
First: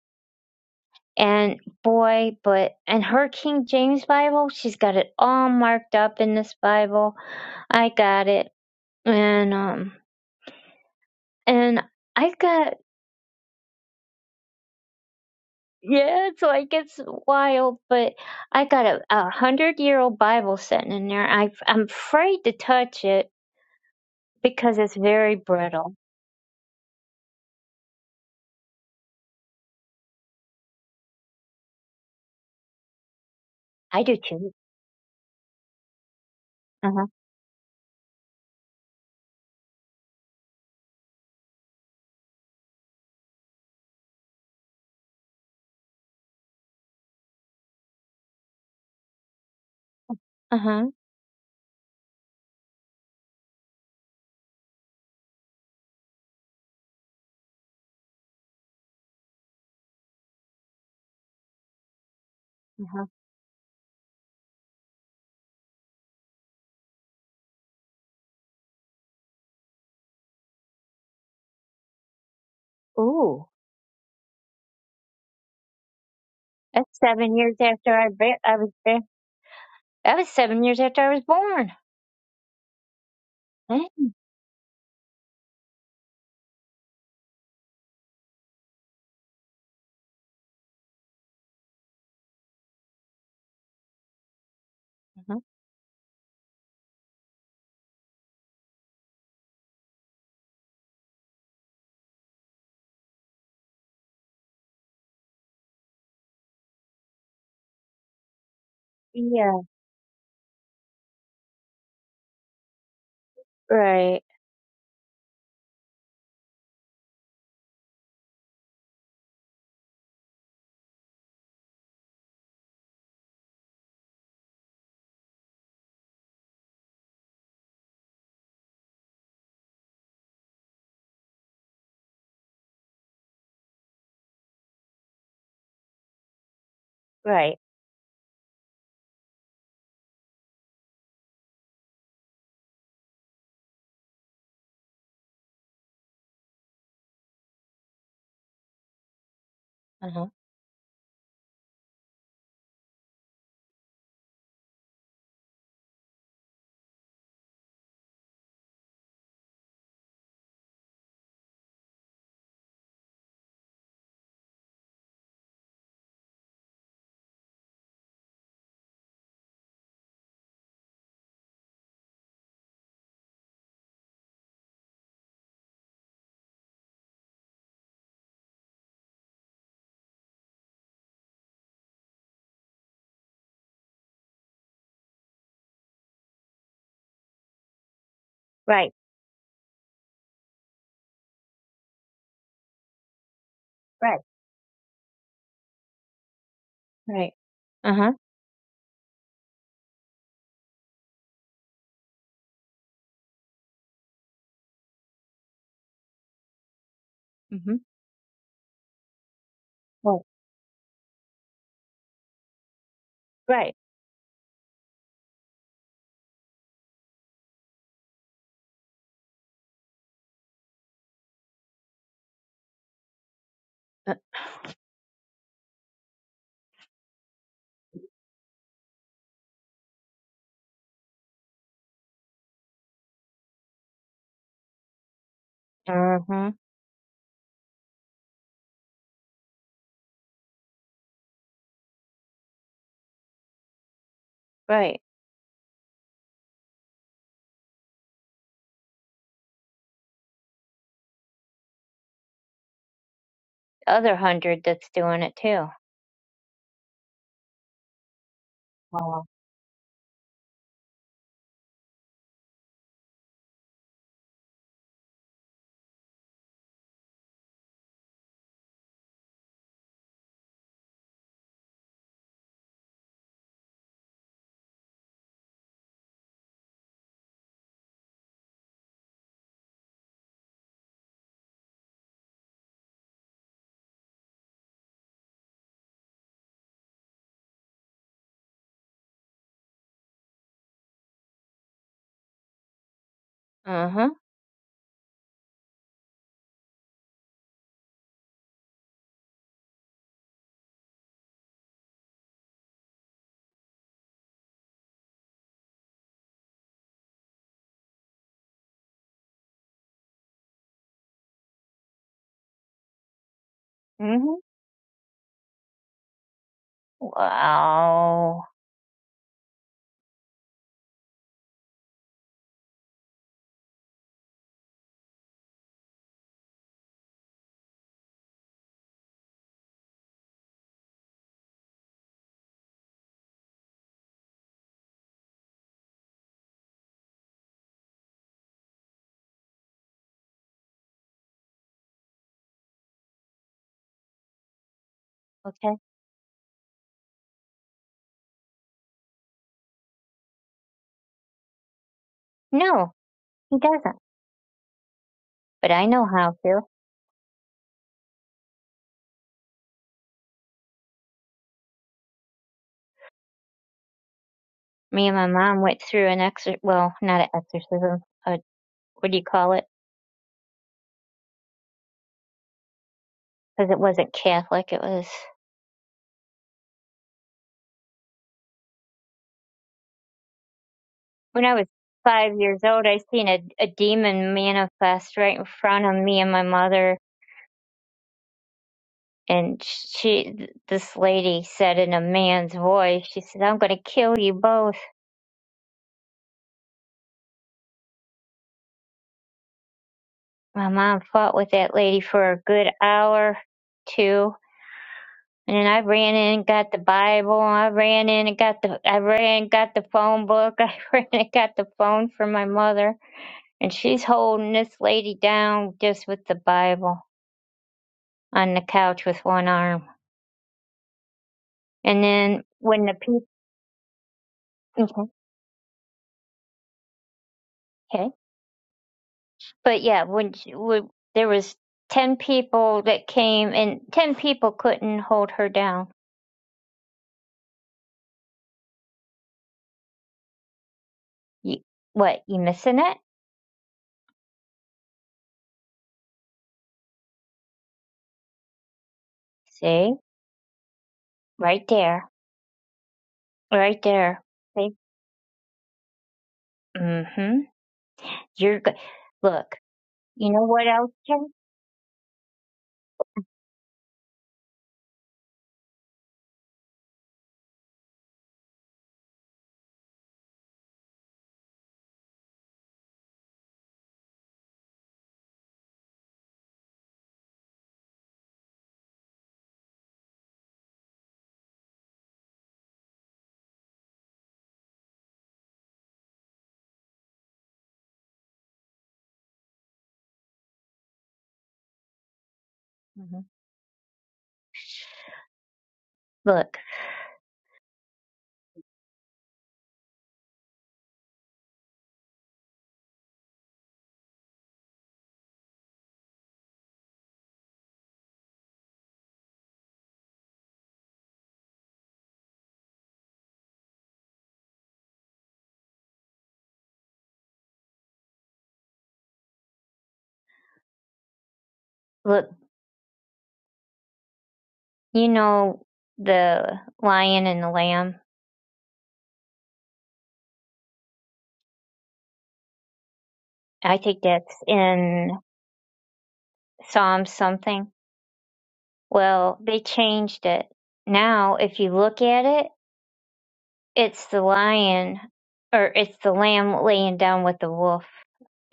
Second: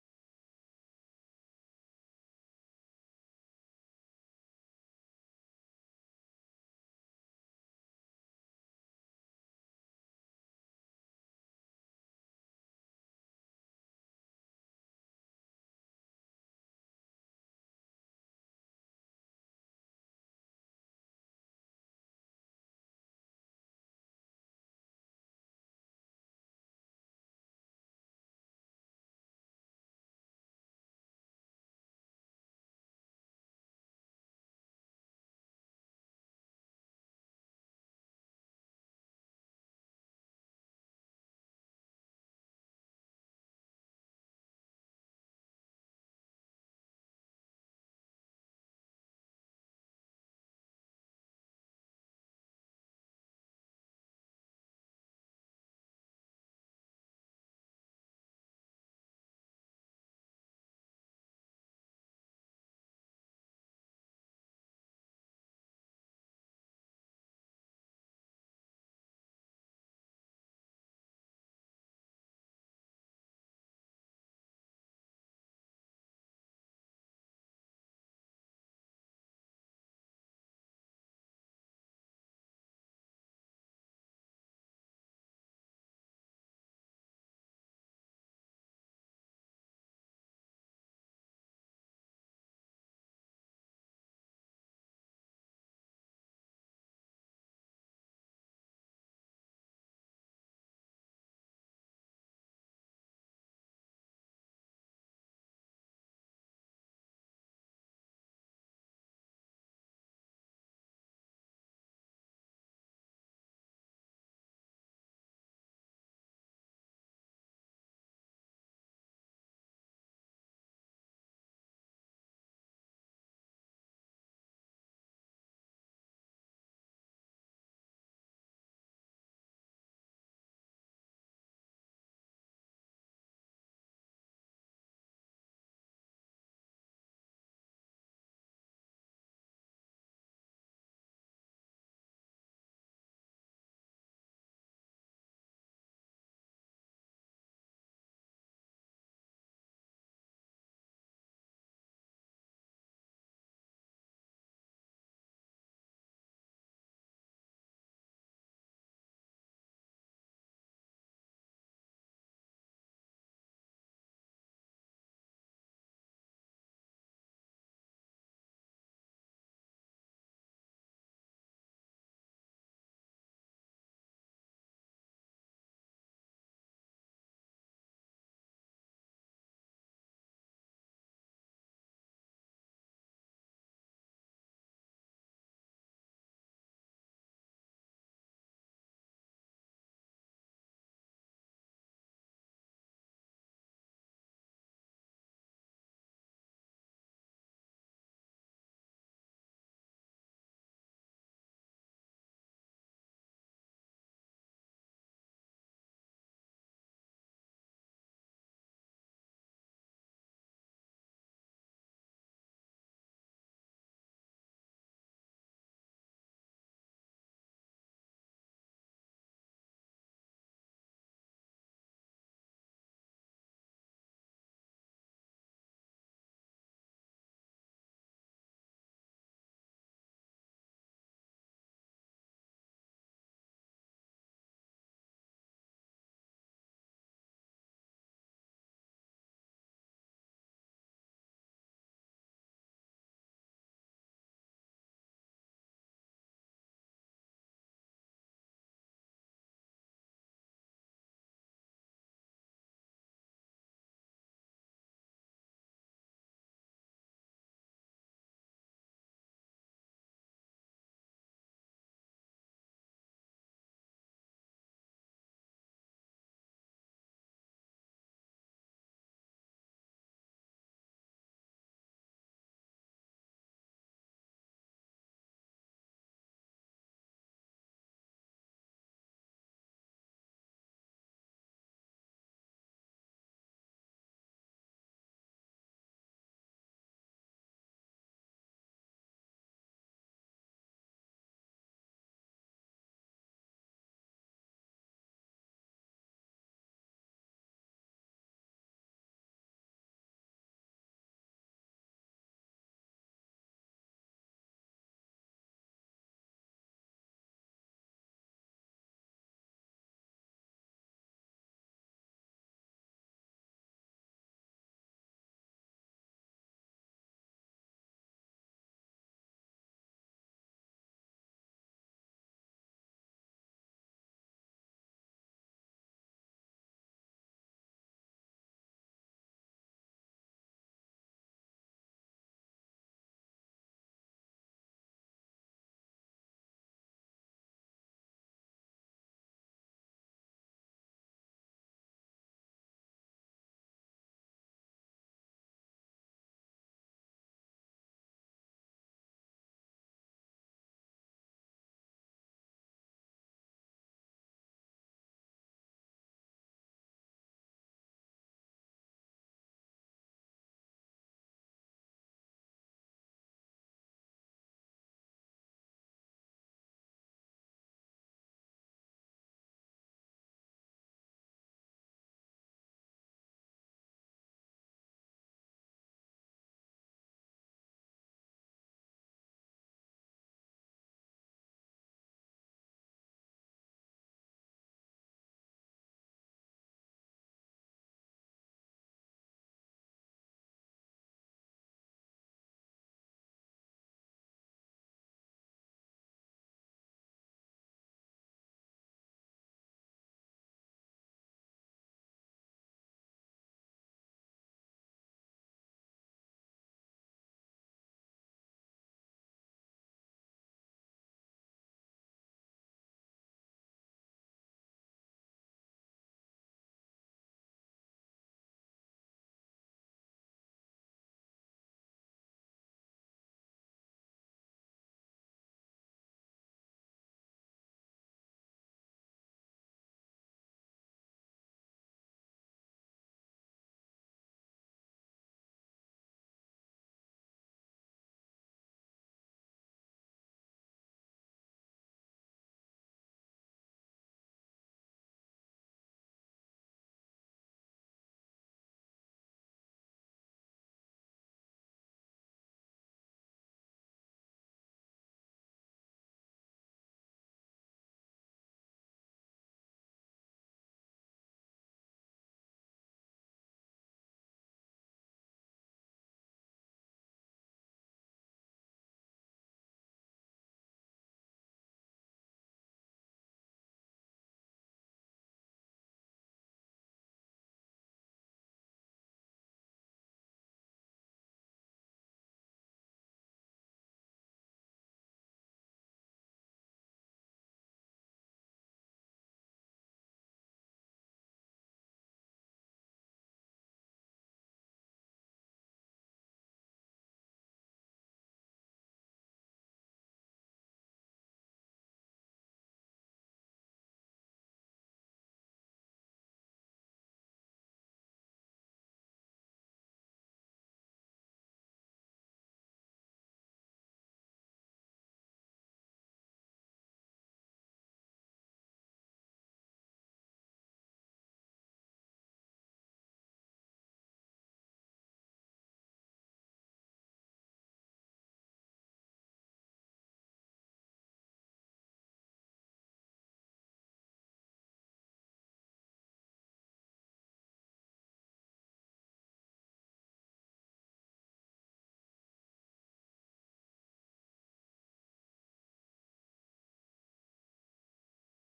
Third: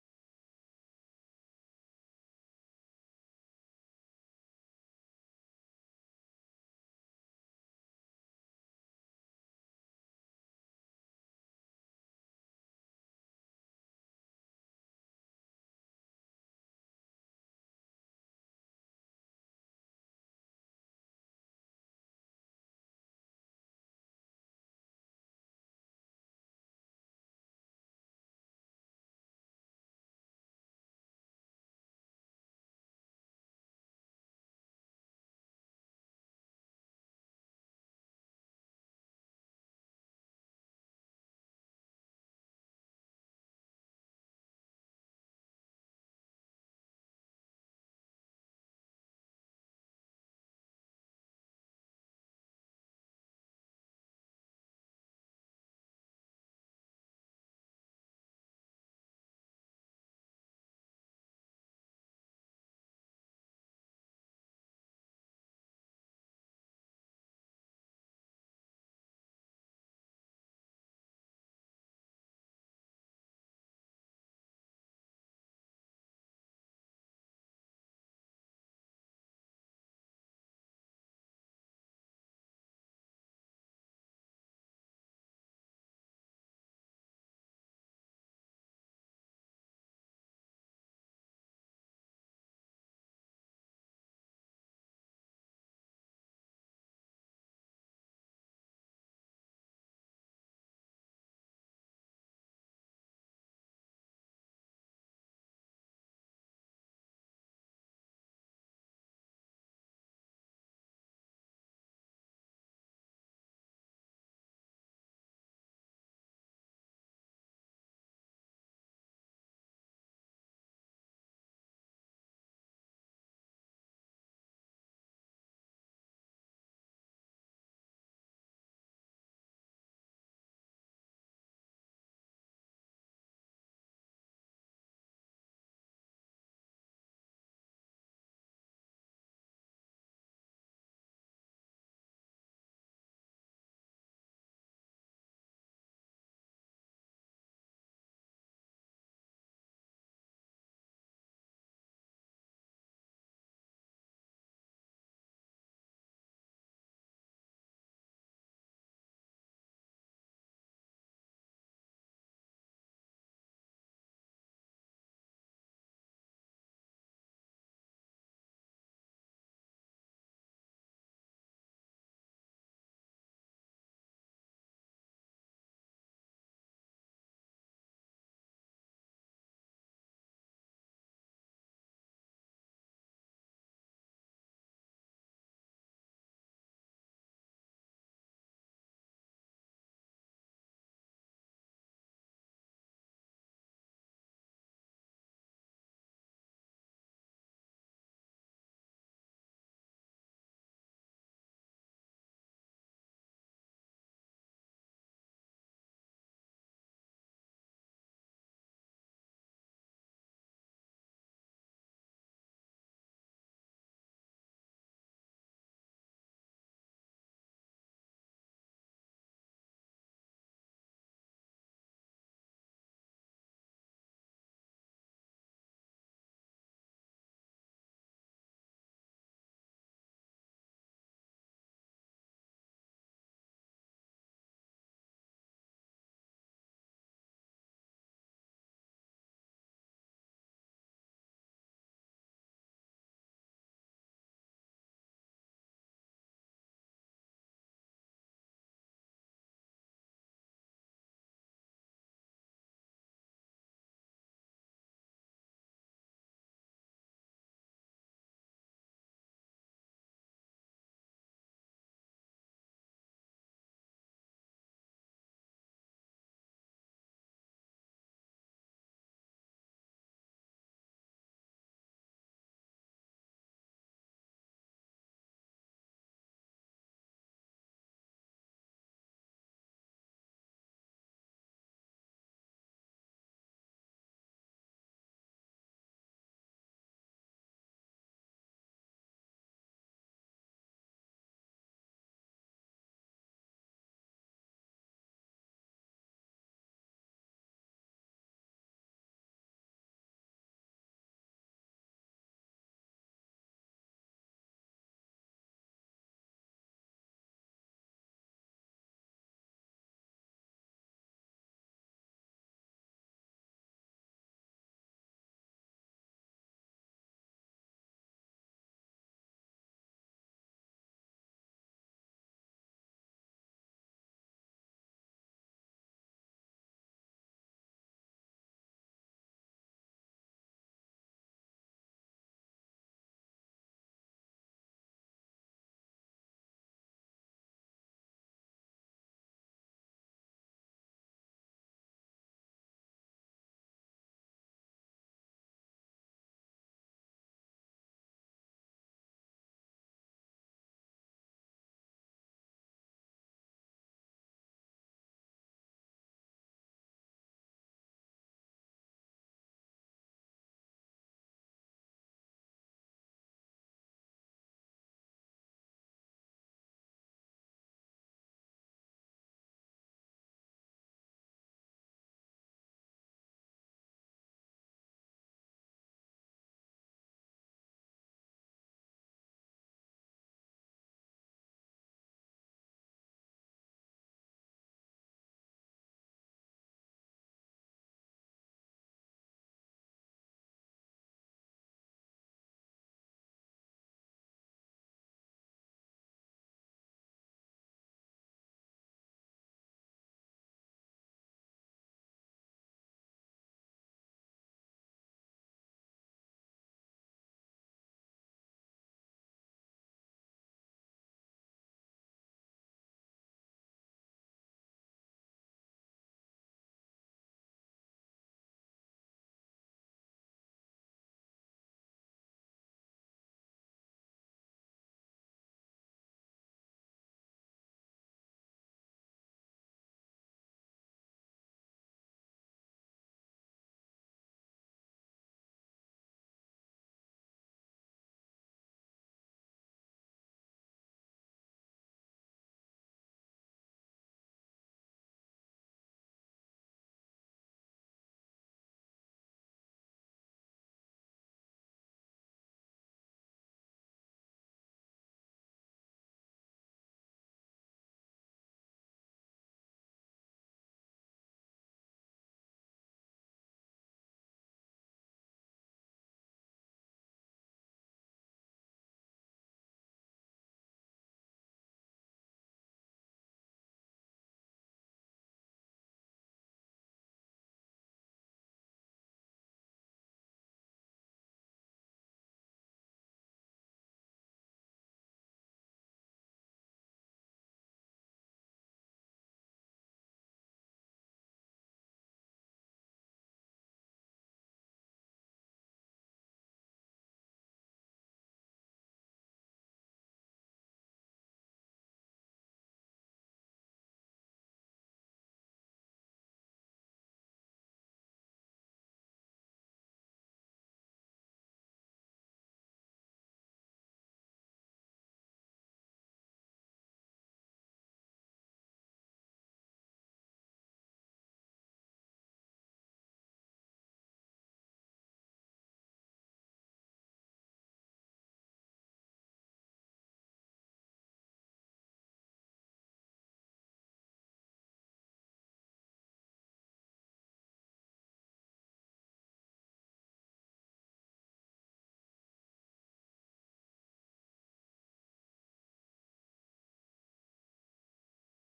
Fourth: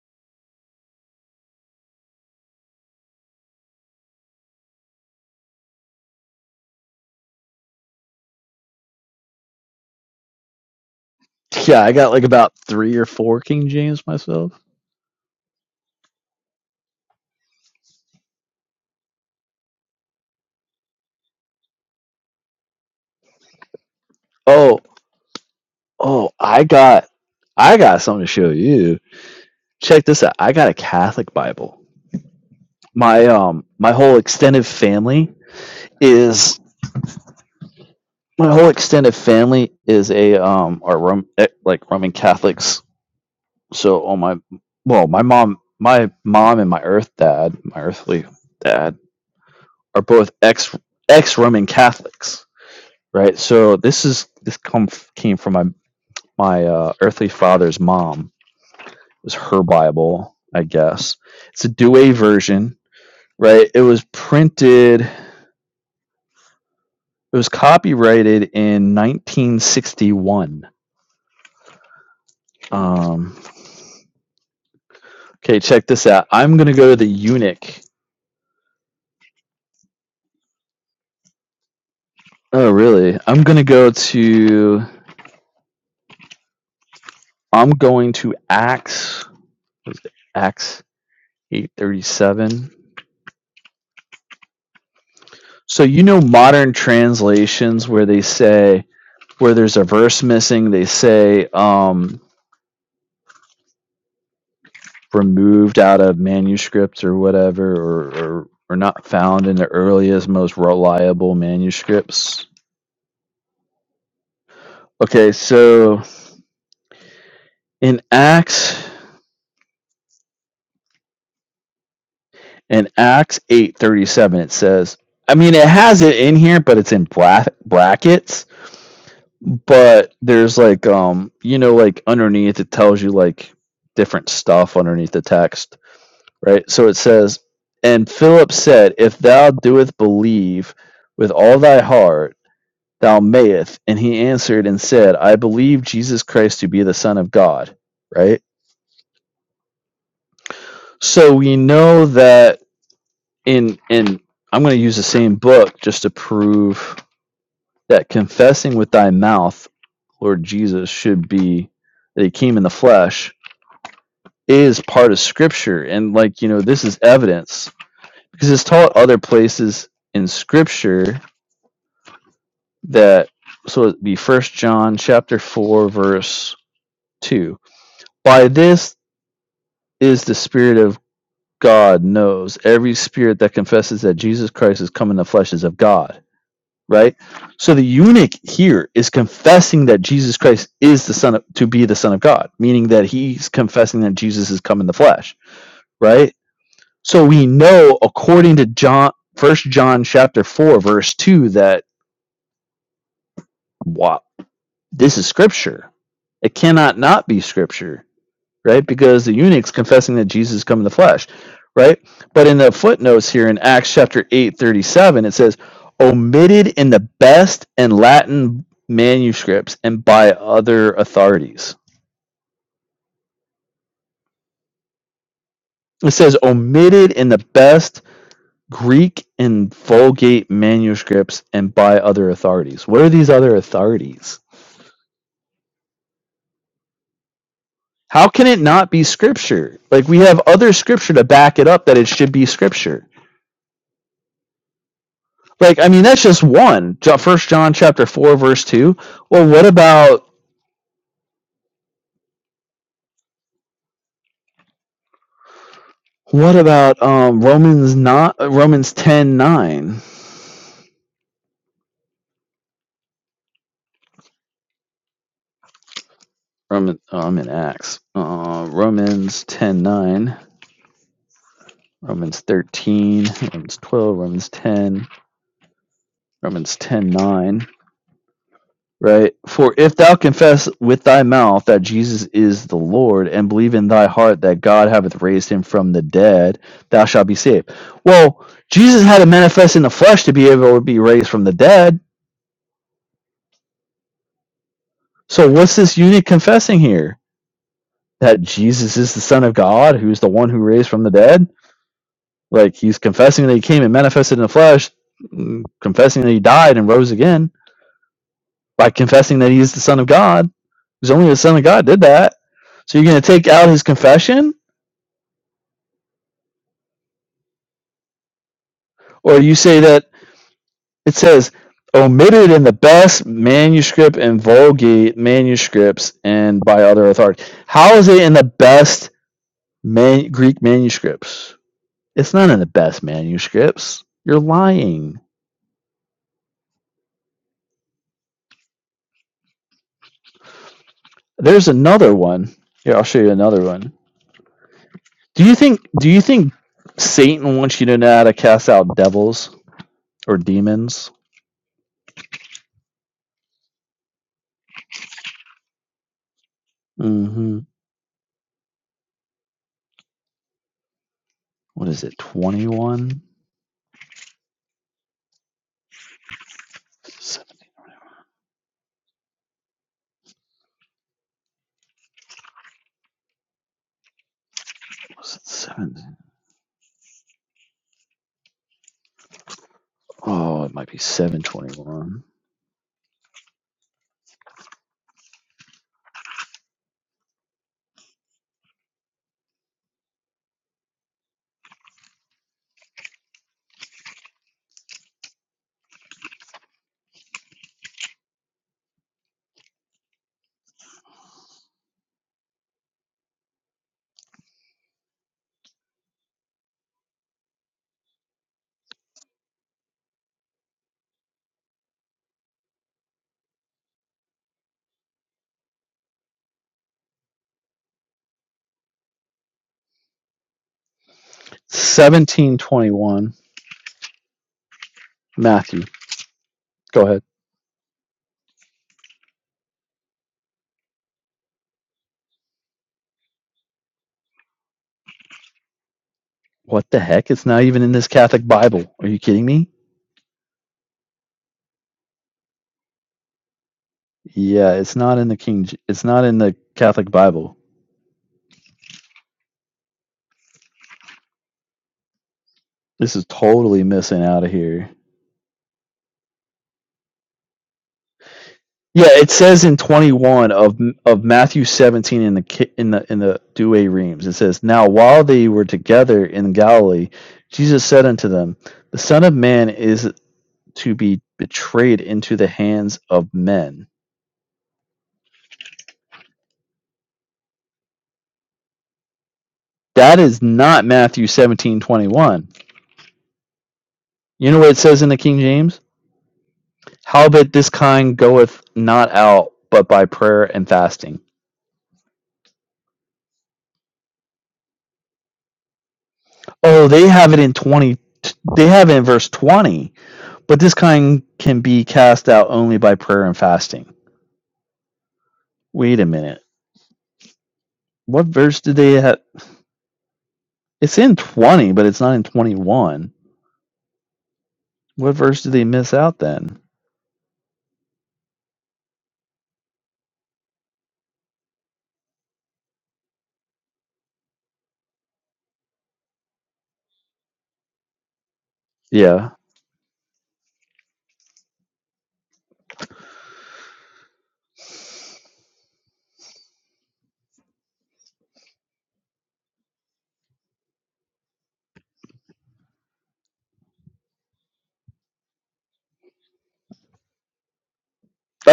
And boy, but and her King James Bible, she's got it all marked up in this Bible. I got it, and um Yeah, and I got like I about got three or four King James myself. yeah, so I gets wild, but I got a, a hundred year old Bible sitting in there. I I'm afraid to touch it because Oh, it's very brittle. oh, I got, I got something to show you. Check this out. I got a Catholic Bible. My um, my I do whole too. extended family is Uh huh. my whole extended family is a um, are Rom- eh, like Roman Catholics. So on my, well, my mom, my mom and my earth dad, my earthly dad, are both Uh ex huh. ex Roman Catholics. right? So this is this come came from my my uh, earthly father's mom. It was her Bible, I guess. It's a Douay version, Uh huh. right? It was printed. It was copyrighted in 1961. Um, Ooh, okay, check this out. I'm gonna go that's to the seven years eunuch. after I be- I was there. That was seven years after I was born. Oh, really? I'm gonna go Uh-huh. to. I'm going to Acts. what is it? Acts 837. So you know modern translations where they say where there's a verse missing, they say um, removed out of manuscripts or whatever, or, or or not found in Yeah. the earliest, most reliable manuscripts. Right. Okay, so in Acts, in Acts eight thirty seven, it says. I mean, it has it in here, but it's in black brackets. But there's like, um, you know, like underneath it tells you like different stuff underneath the text right? So it says, Right. And Philip said, If thou doest believe with all thy heart, thou mayest. And he answered and said, I believe Jesus Christ to be the Son of God, right? Uh huh. So we know that in, in, I'm going to use the same book just to prove that confessing with thy mouth, Lord Jesus, should be that he came in the flesh is part of scripture. And like, you know, this is evidence because it's taught other places in scripture that so it'd be first john chapter 4 verse 2 by this is the spirit of god knows every spirit that confesses that jesus christ has come in the flesh is of god right so the eunuch here Right. is confessing that jesus christ is the son of to be the son of god meaning that he's confessing that Right. jesus has come in the flesh right so Right. we Uh know huh. according to john first john chapter 4 verse 2 that wow, This is scripture. It cannot not be Mhm. scripture, right? Because the eunuch's confessing Right. that Jesus is come in the flesh, right? But in the footnotes here in Right. Acts chapter 8 37, it says, omitted in the best and Latin manuscripts and by other authorities. It says omitted in the best Greek and Vulgate manuscripts and by other authorities. What are these other authorities? Uh huh. How can it not be scripture? Like we have other scripture to back it up that it should be scripture. Right. Like I mean that's just one. First John chapter 4 verse 2. Well, what about Other hundred that's doing it too. what about um Romans not uh, Romans Wow. 10:9? Roman oh, I'm in Acts. Uh, Romans 10:9, Romans 13, Romans 12, Romans 10, Romans 10:9. right? For if thou confess with thy mouth that Jesus is the Lord and believe in thy heart that God hath raised him from the dead, thou shalt be saved. Well, Jesus had to manifest in the flesh to be able to be raised from the dead. Uh-huh. So what's this unit confessing here? That Jesus is the Son of God, who's the one who raised from the dead? Like he's confessing that he came and manifested in the flesh, mm, confessing that he died and rose again by confessing that he is the Son of God. Because only the Son of God did that. So you're going to take out his Mm-hmm. confession? Wow. Or you say that it says omitted in the best manuscript and Vulgate manuscripts and by other authority. How is it in the best man- Greek manuscripts? It's not in the best manuscripts. You're lying. There's another one. Here, I'll show you another one. Do you Okay. think do you think Satan wants you to know how to cast out devils or demons? No, he doesn't. But I know how to. Mm-hmm. what is it, 21? Me and my mom went through an exor well, not an Seven, exorcism. A, what do you call it? Because it wasn't Catholic. It was was it seven? Oh, it might be when I was 721. five years old. I seen a, a demon manifest right in front of me and my mother. And she, th- this lady said in a man's voice, she said, "I'm going to kill you both." My mom fought with that lady for a good hour, two. And I ran in and got the Bible. I ran in and got the I ran and got the phone book. I ran and got the phone for my mother. And she's holding this lady down just with the Bible on the couch with one arm. And then when the people, 1721. okay, Matthew, go ahead. okay. but yeah, when, she, when there was ten people that came, and ten people couldn't hold her down. What the heck? It's not even in this Catholic Bible. Are you kidding me? You, what you missing it? Yeah, it's not in the King. It's not in the Catholic Bible. See, right there, This is right totally missing there. out of See, here. mm-hmm. You're good. Yeah, it Look. says in You know 21 what of else, of Ken? Matthew 17 in the Ki- in the in the Douay Reams. It says, "Now while they were together in Galilee, Jesus said unto them, The Son of Man is to be betrayed into the hands of men. That is not Matthew seventeen twenty one. You know what it says in the King James? Howbeit this kind goeth not out but by prayer and fasting. hmm Look, Oh, they have it in 20. They have it in verse 20, but this kind can be cast out only by prayer and fasting. Wait a minute. What verse did they have? It's in 20, but it's not in 21. What verse did they miss out then? look, you know the lion and the lamb? Yeah. I think that's in Psalm something. Well, they changed it. Now, if you look at it, it's the lion or it's the lamb laying down with the wolf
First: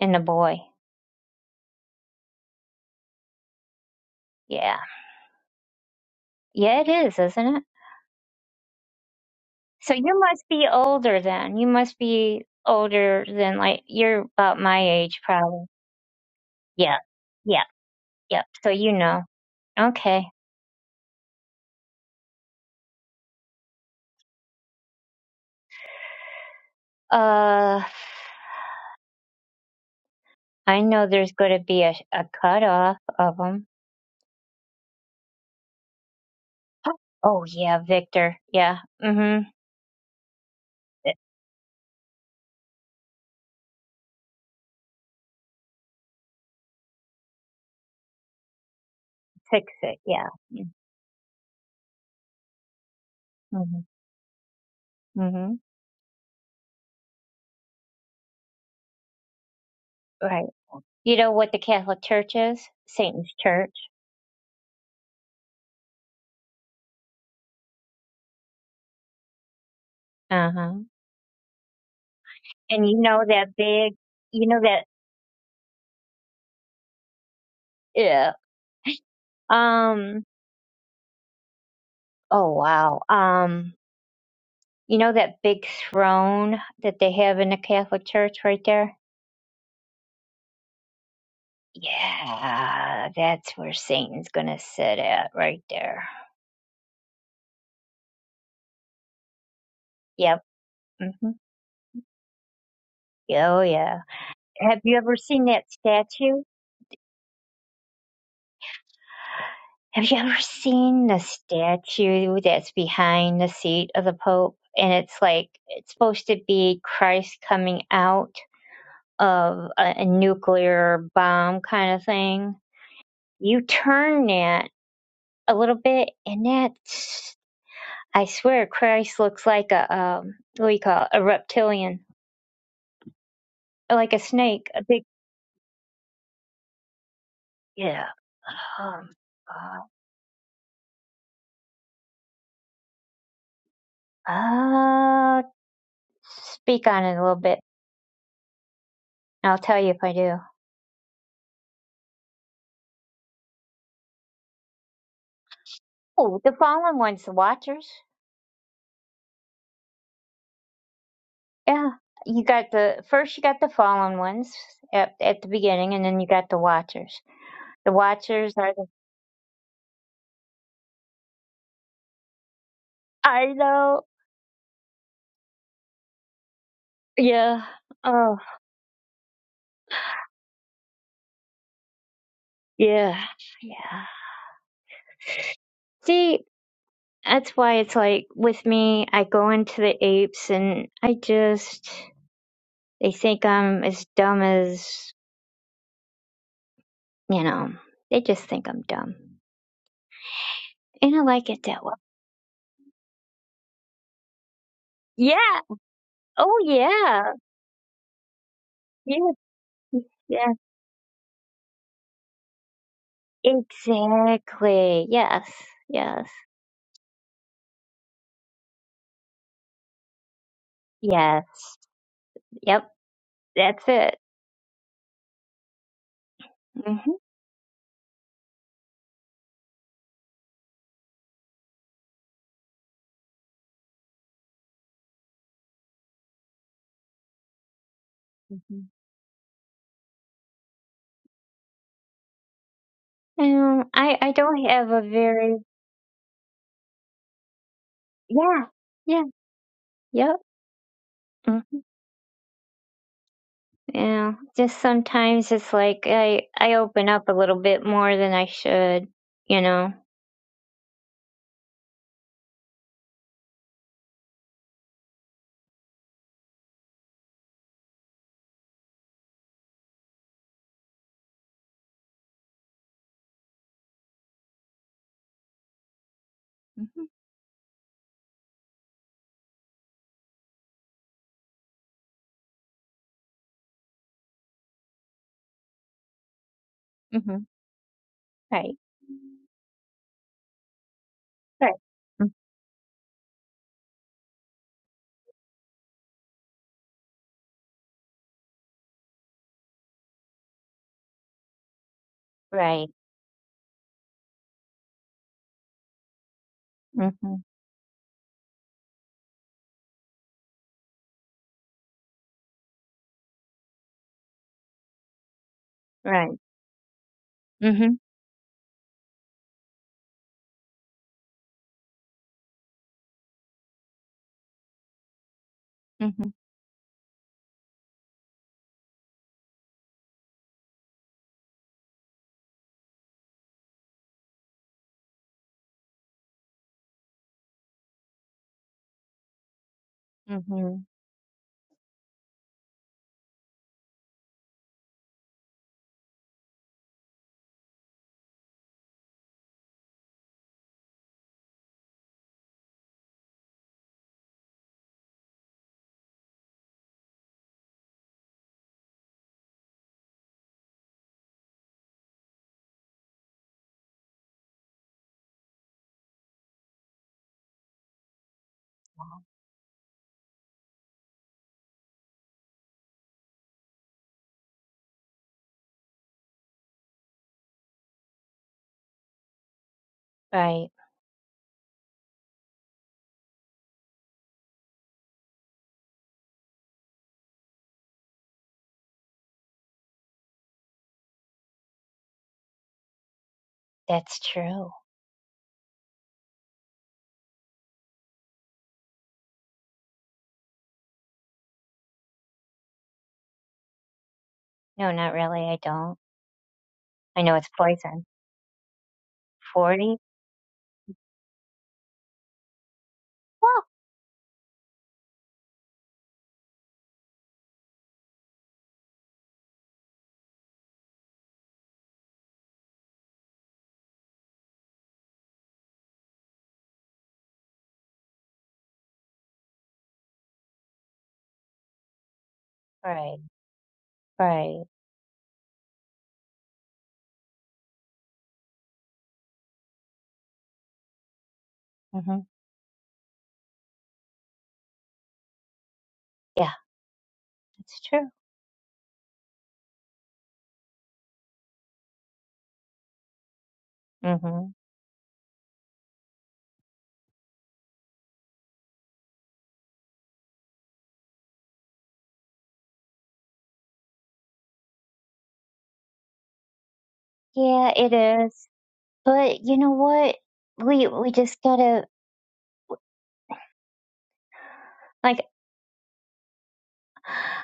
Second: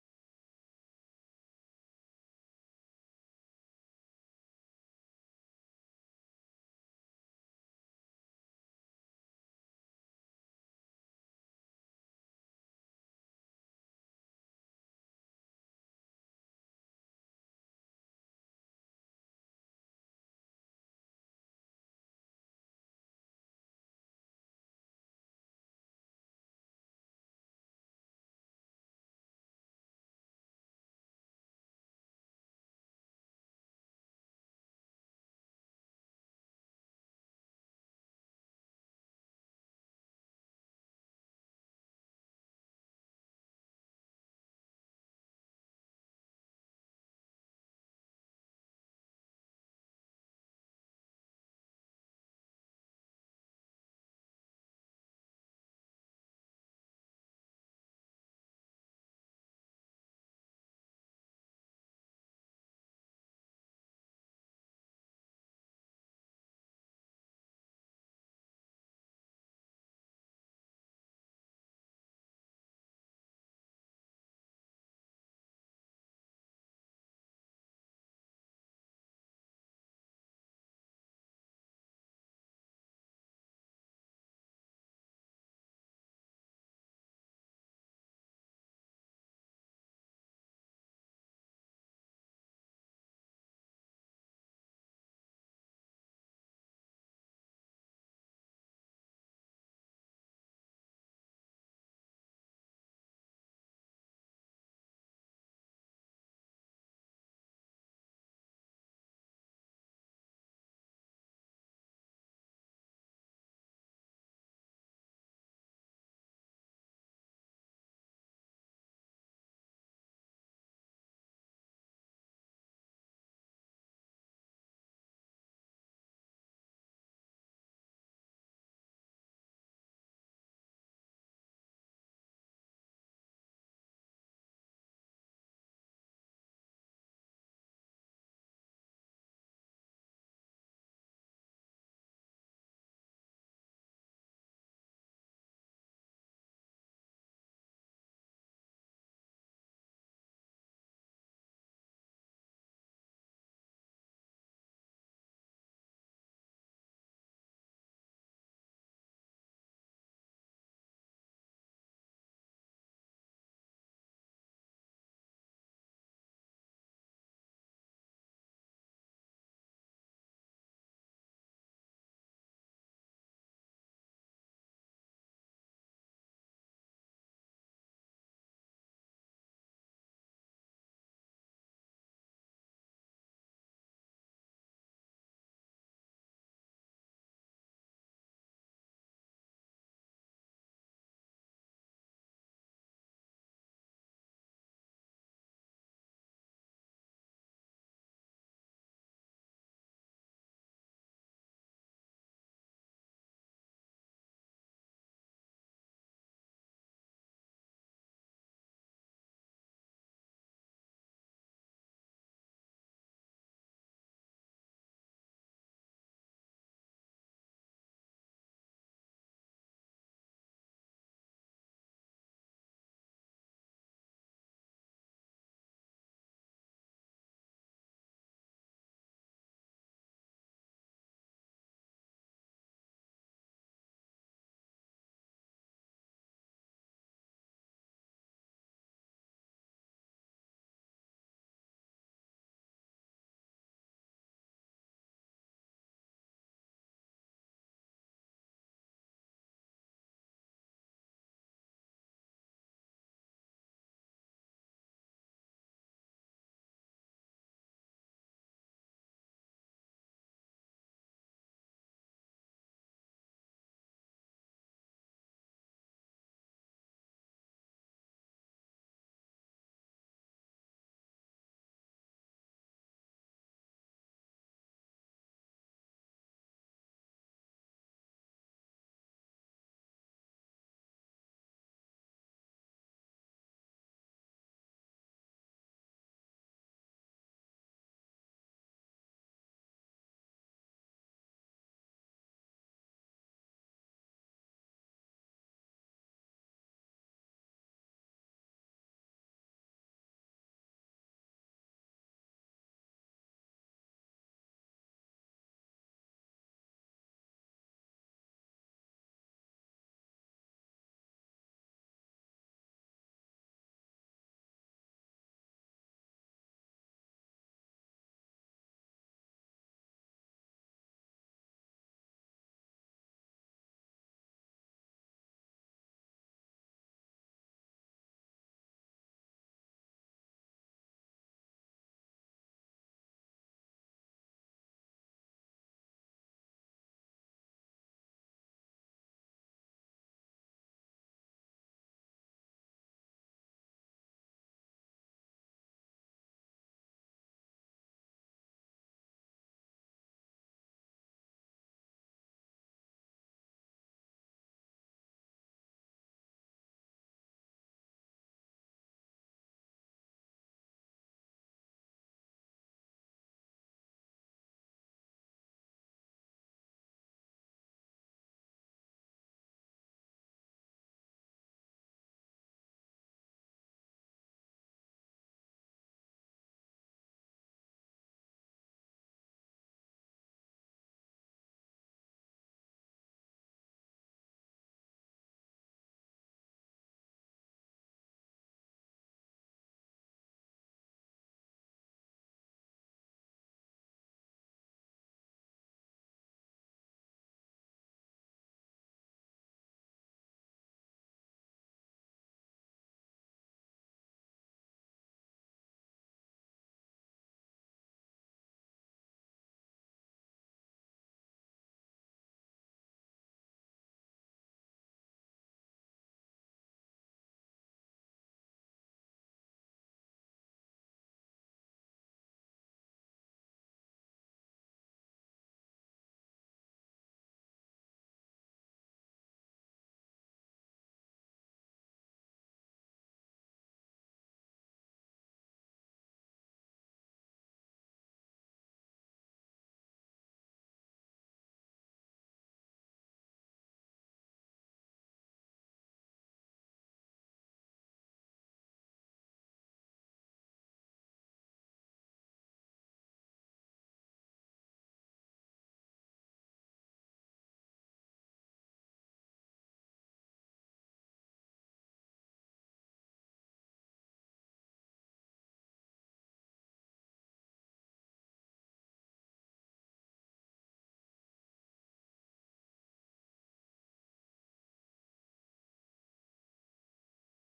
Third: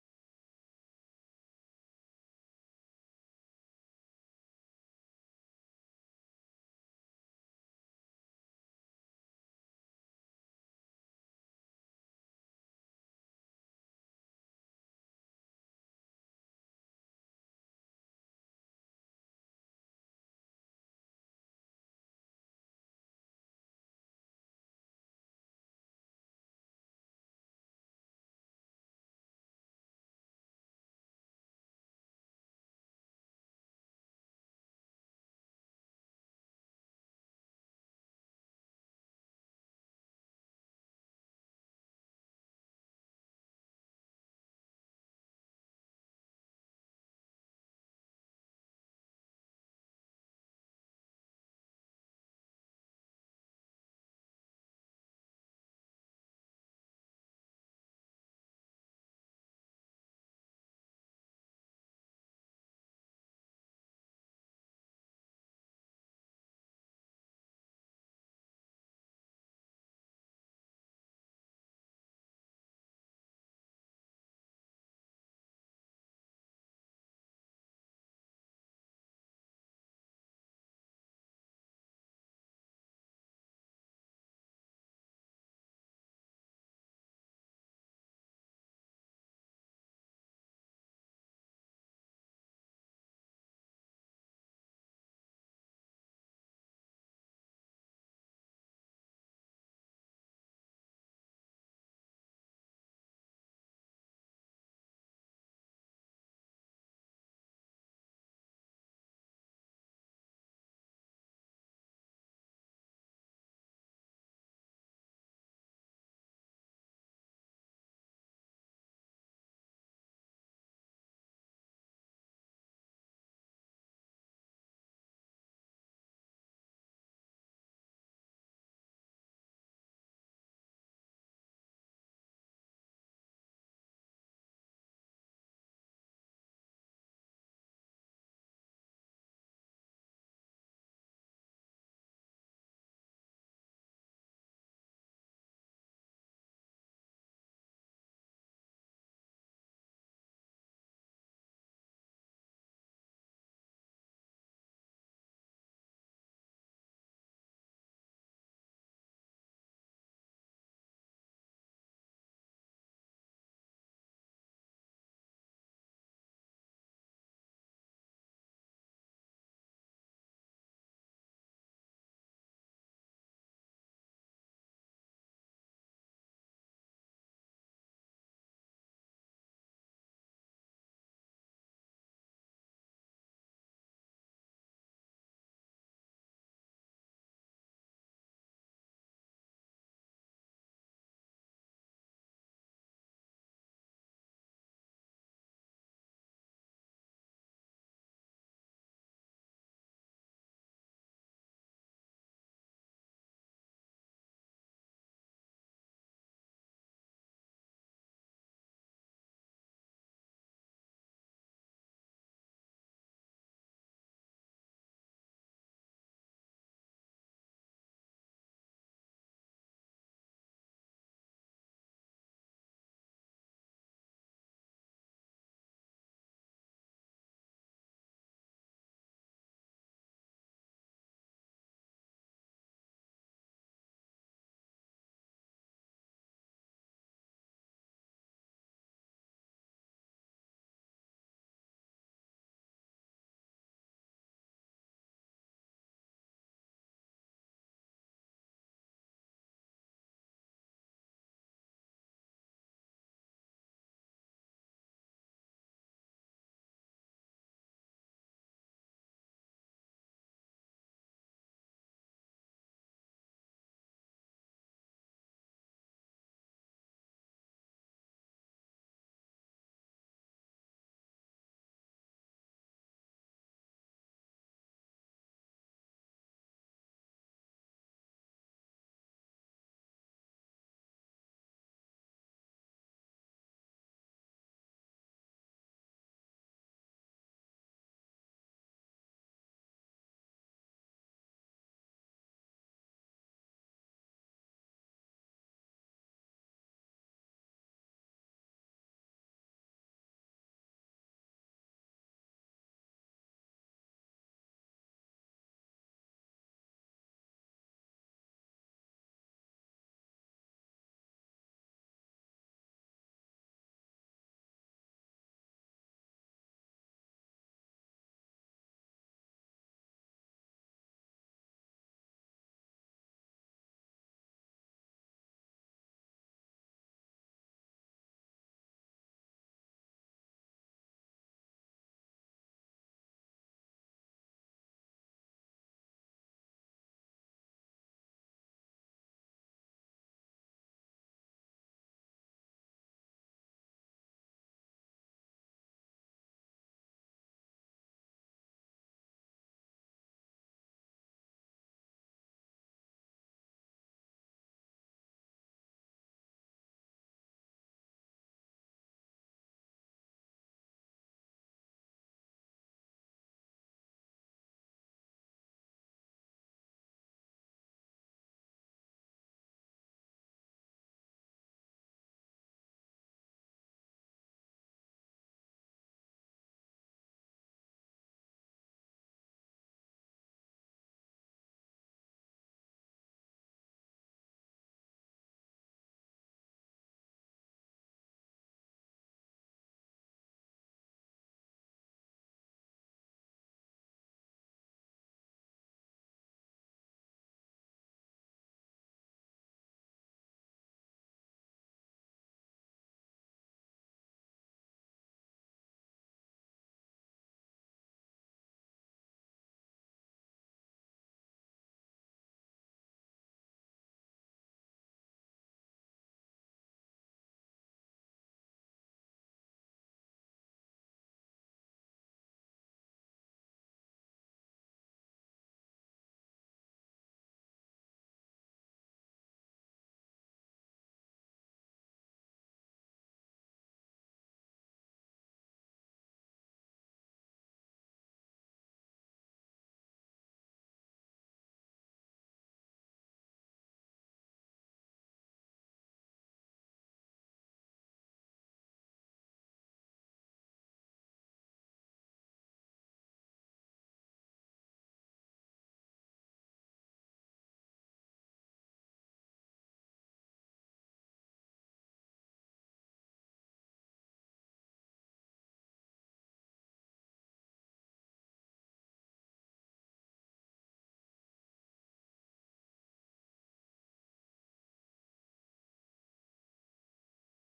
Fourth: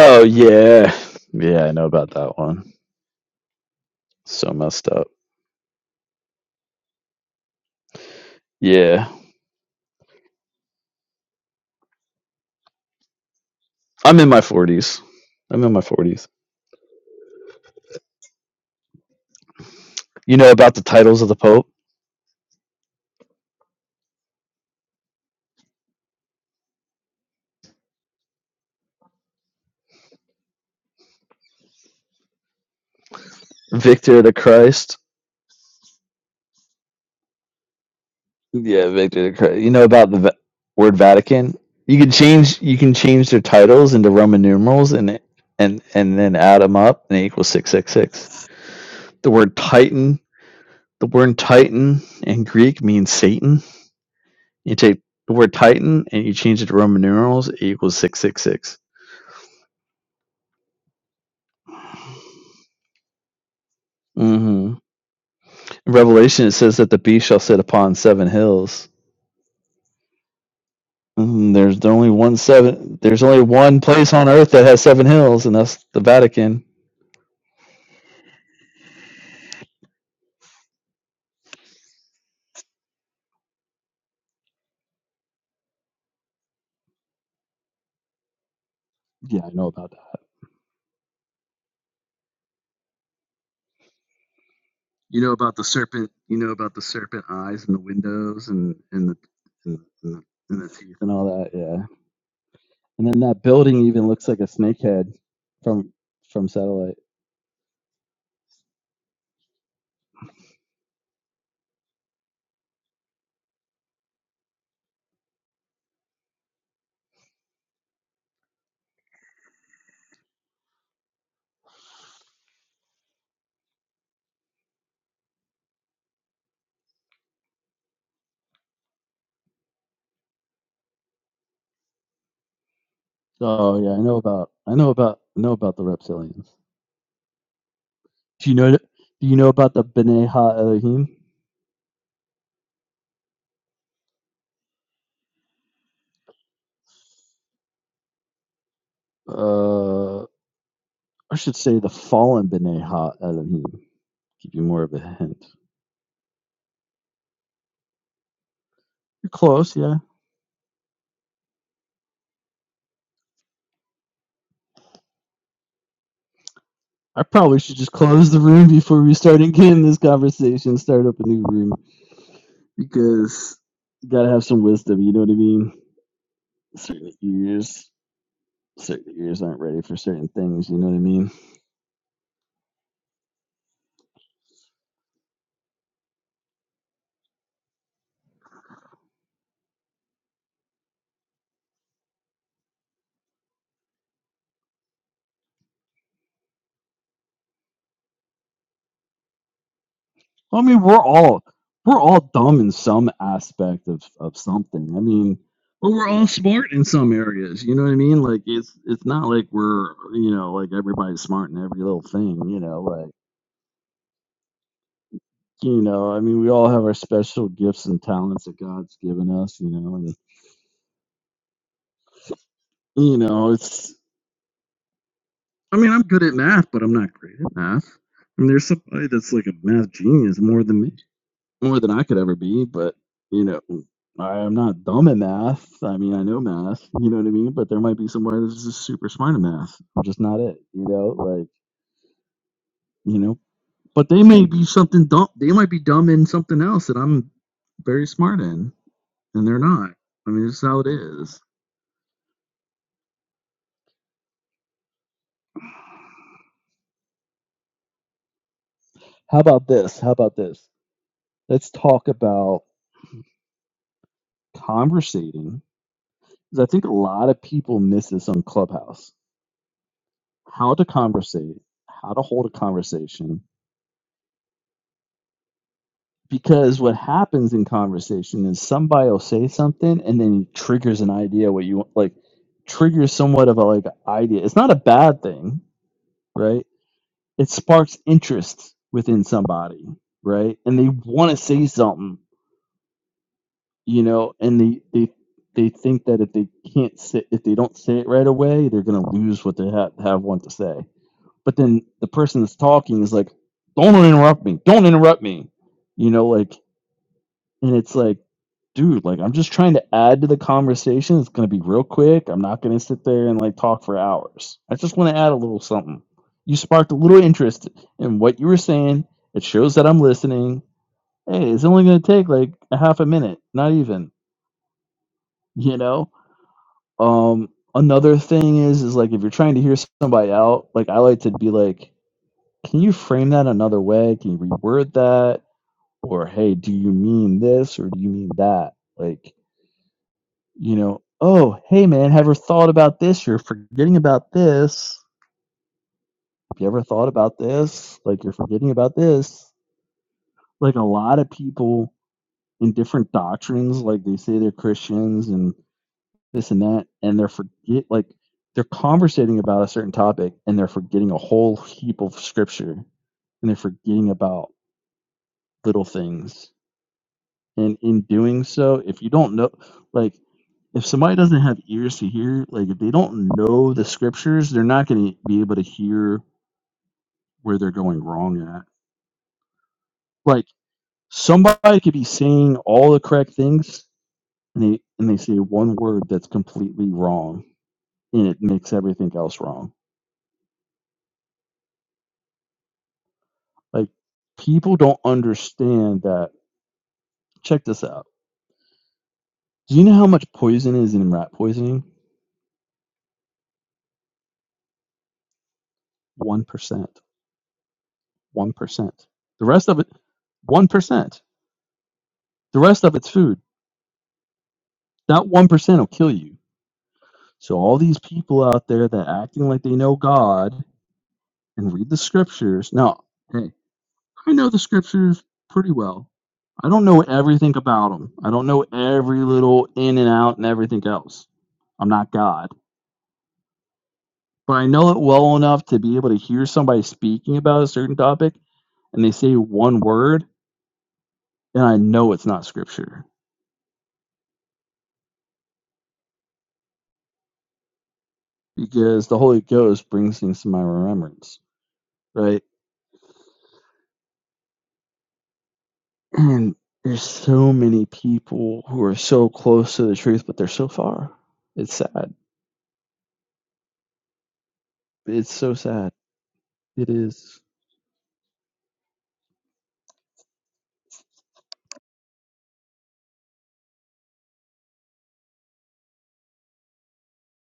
and the boy. yeah. Yeah, I know about that one. So Yeah. messed up. Yeah, it is, isn't it? Yeah. So you must be older then. You must be older than like I'm you're in my about my 40s. age I'm probably. in my 40s. Yeah. Yeah. Yep. So you know. Okay. You know about the titles of the Pope? Uh, I know there's going to be a, a cutoff of them. Victor the Christ. Oh yeah, Victor. Yeah. Yeah, Victor the hmm Christ. You know about the va- word Vatican? You can change you can change their titles into Roman numerals and it- and and then add them up and it equals 666. The word Fix it. Titan, Yeah. the word Titan in Greek means Satan. hmm You take the hmm word Titan and you change it to Roman numerals, it equals 666. Right. You know what the Catholic Church is? Satan's Church. Mhm. In Revelation, it says that the beast shall sit upon seven hills. Uh huh. Mm, there's only one And seven. you know There's only that one big. place on You earth know that has that. seven hills, and that's the Vatican. Yeah. Um. Oh wow. Um. You know that big throne that they have in the Catholic Church right there? Yeah, I know about that. Yeah, that's where Satan's gonna sit You know at about right the there. serpent. You know about the serpent eyes and the windows and and the and the, Yep and the teeth and all hmm that. Yeah, and then that Oh building yeah. even looks like a Have you snakehead ever seen that from statue? from satellite. Have you ever seen the statue that's behind the seat of the Pope? And it's like it's supposed to be Christ coming out of a, a nuclear bomb kind of thing. You turn that a little bit, and that's I swear Christ looks like a um what do you call it? a reptilian, Oh yeah, I like know a about. snake, I a know big about. I know about the reptilians. yeah. Do you know? Do Um, you know about the B'nai Ha Elohim? uh, speak on it a little bit. I'll tell you if I Uh, do. I should say the fallen B'nai Ha Elohim. Give you more of a hint. Oh, the fallen ones, the Watchers. You're close, yeah. Yeah, you got the first. You got the fallen ones at at the beginning, and then you got the Watchers. I probably should just The close the Watchers room are the. before we start again this conversation, start up a new room, I because know. you gotta have some wisdom, you know what I mean? Certain Yeah. ears, Oh, certain ears aren't ready for certain things, you know what I mean? yeah, yeah. See, that's why it's like with me. I go into the apes, and I just they think I'm as dumb as you know. They just think I'm dumb, I mean, we're and I all like it that way. we're all dumb in some aspect of of something. I mean, Yeah. but we're all Oh smart in some yeah. areas. You know what I mean? Like it's it's not Yes, like we're you know yes, like everybody's smart in every little thing. You know, like exactly. Yes, you know, I yes, mean, we all have our special gifts and talents that God's given us. You know, and yes. Yep, you know, that's it's. it. I mean, I'm good at math, but I'm hmm not great at math. I mean, there's somebody that's like a math genius more than me. more than I could ever be, but you know, I am not dumb in math. I mean, I know math, you know what I mean? But there might be somebody that's just hmm super smart in math. I'm just not it, you know, like, you know, Um, but I they I may don't be have a something dumb. They very might be dumb in something else that I'm very smart yeah in, yeah and they're not. I yep mean, this is how it is. mm, yeah. Just sometimes it's like I I open up a little bit more than I should, How you about know. this? How about this? Let's talk about conversating. 'cause I think a lot of people miss this on Clubhouse. How to conversate, how to hold a conversation, because what hmm happens in conversation is somebody will say something and then it triggers an idea what you want like triggers somewhat of a like idea it's not a bad thing right hmm it sparks interest Right, within somebody right and they want to say right, something mm, you know and they they they think that if they can't say if they don't say it right away they're going to lose what they have have want to say but then the person that's right, talking is like don't interrupt me don't interrupt me you know like hmm And it's like, dude, like I'm just trying to add to the conversation. It's gonna be real quick. I'm not gonna sit there and like talk for hours. I just want to add a little something. right, You sparked a little interest hmm in what you were saying. It shows that I'm listening. Hey, it's only gonna take like a half a minute, not even. You know. hmm Um, another thing is is like if you're trying to hear somebody out, like I like to be like, can you frame that another way? Can you reword that? Or hey, do you mean this or do you mean that? Like you hmm know, oh, hey man, have you ever thought about this? You're forgetting about this. Have you ever thought about this? Like you're forgetting about this. Like a lot of people in different doctrines, like they say they're Christians and this and that, and they're forget like they're conversating about a certain topic and they're forgetting a whole heap of scripture and they're forgetting about little things and in doing so if you don't know like if somebody doesn't have ears to hear like if they don't know the scriptures they're not going to be able to hear where they're going wrong at like right. somebody could be saying all the correct things and they and they say one word that's completely wrong and it makes everything else wrong like That's true. people don't understand that check this out do you know how much poison is in rat poisoning No, not really. I don't. 1% I know it's poison. 1% the rest of it 40? 1% The rest of it's food. Well, Not 1% will kill you. So all these people out there that are acting like they know God and read the scriptures. Now, hey, I know the scriptures pretty well. I don't know everything about them. I don't know every little in and out and everything else. I'm not God. right, But right. I know it well enough to be able to hear somebody speaking about a certain topic and they say one word and I know hmm it's not scripture Yeah, it's true. because the Holy Ghost brings things to my remembrance, right? hmm And there's so many people who are so close to the truth, but they're so far. It's sad. It's so sad. It is. Yeah, it is. But you know what? We we just gotta like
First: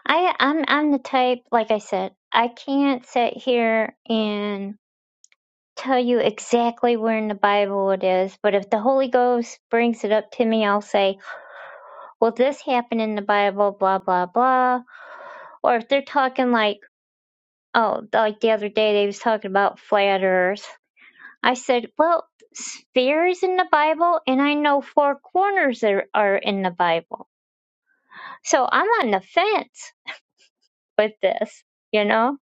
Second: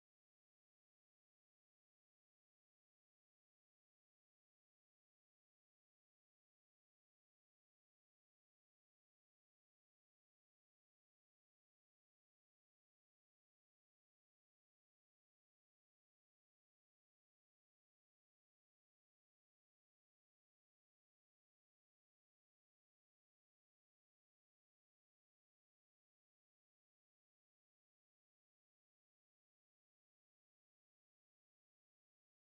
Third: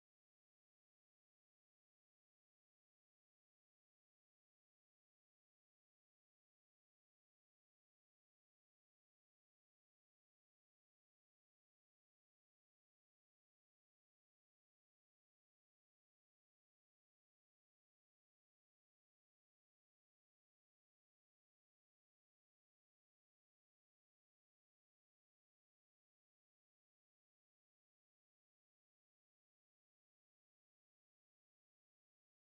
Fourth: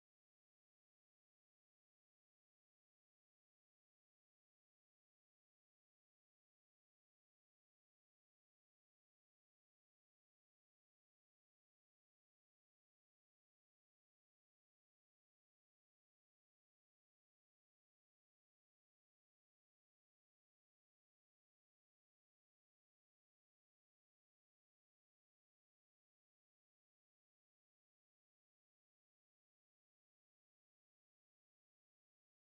I I'm I'm the type like I said, I can't sit here and tell you exactly where in the Bible it is, but if the Holy Ghost brings it up to me, I'll say, "Well, this happened in the Bible, blah blah blah." Or if they're talking like, oh, like the other day they was talking about flat earth I said, Well, sphere is in the Bible, and I know four corners are, are in the Bible. So I'm on the fence with this, you know?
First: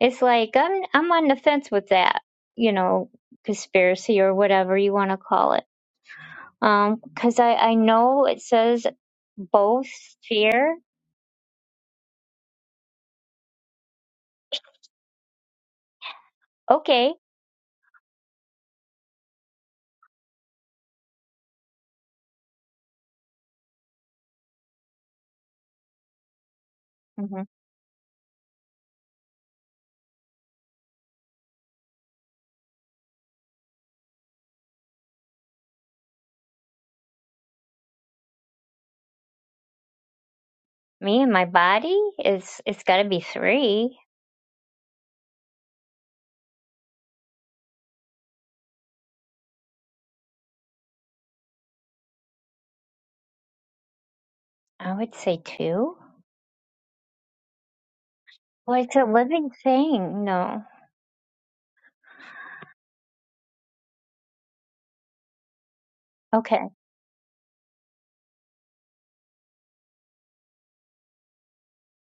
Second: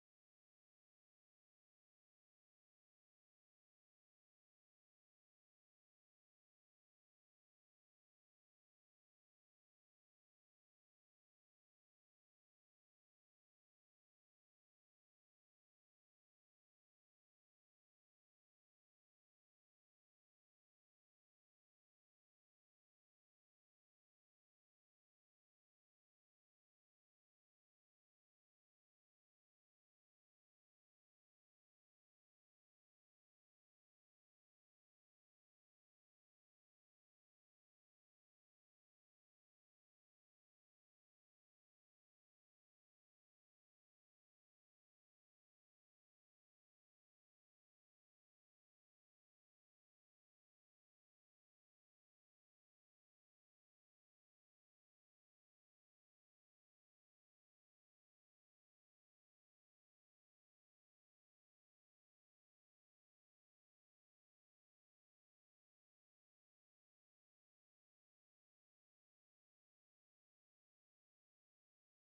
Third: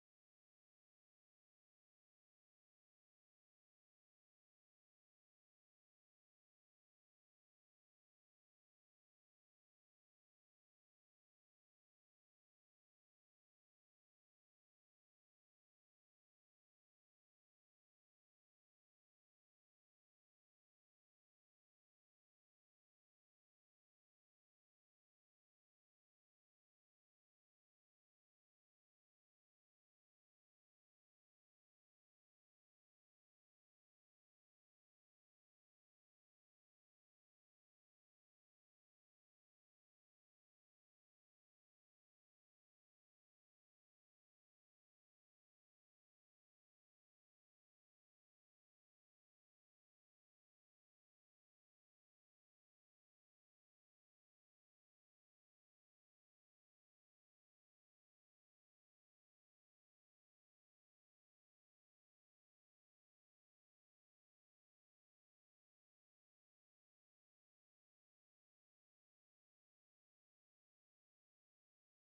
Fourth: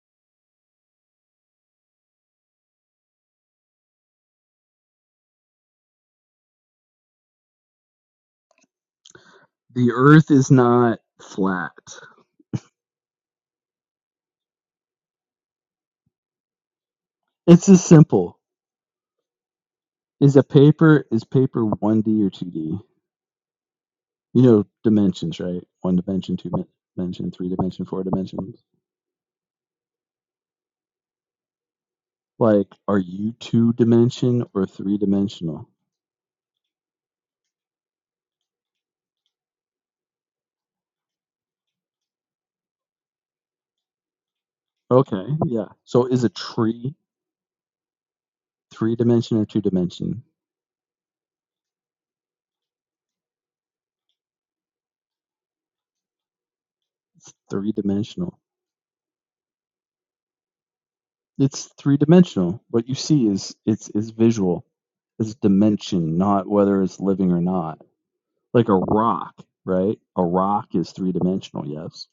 It's like I'm, I'm on the fence with that, you know, conspiracy or whatever you want to call it. Because I, I know it says both The earth is sphere. not flat. Okay. It's as simple. Is a paper is paper one D or two D? You know dimensions, right? One dimension, two men- dimension, hmm three dimension, four dimensions. Like, are you two dimension or three dimensional? Me and my body is, it's got to be three. Okay, yeah. So is a tree three dimension or two dimension? I would say two. It's three dimensional Well, it's a living thing. No. It's three dimensional. What you see is it's is visual. It's dimension, not Okay. whether it's living or not. Like a rock, right? A rock is three dimensional, yes.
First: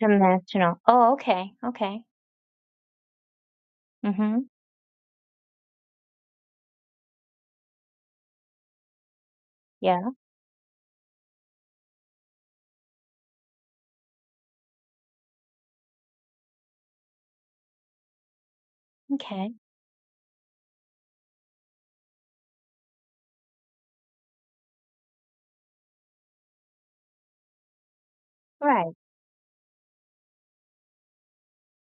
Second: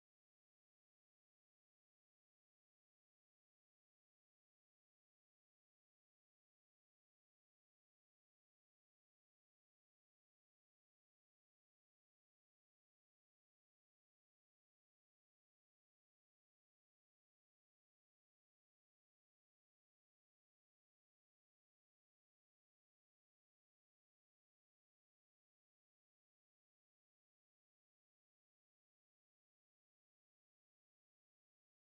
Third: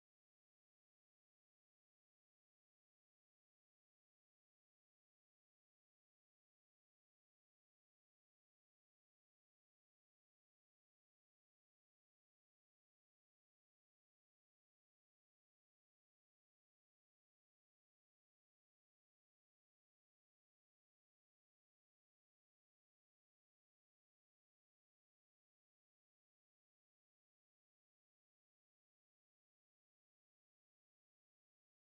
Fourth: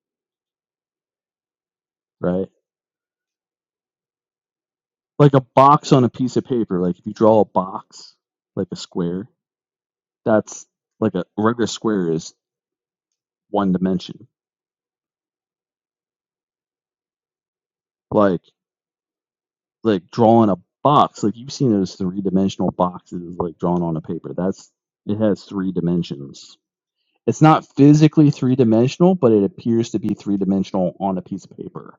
Dimensional. Oh, okay. Okay. Right? Mm-hmm. Like a box on a piece of paper. Like if you draw a box, like a square, Yeah. that's like a right, a regular square is one dimension. Like Okay. like drawing a box, like you've seen those three dimensional boxes like drawn on a paper. That's it has three dimensions It's not physically three Right. dimensional, but it appears to be three dimensional on a piece of paper,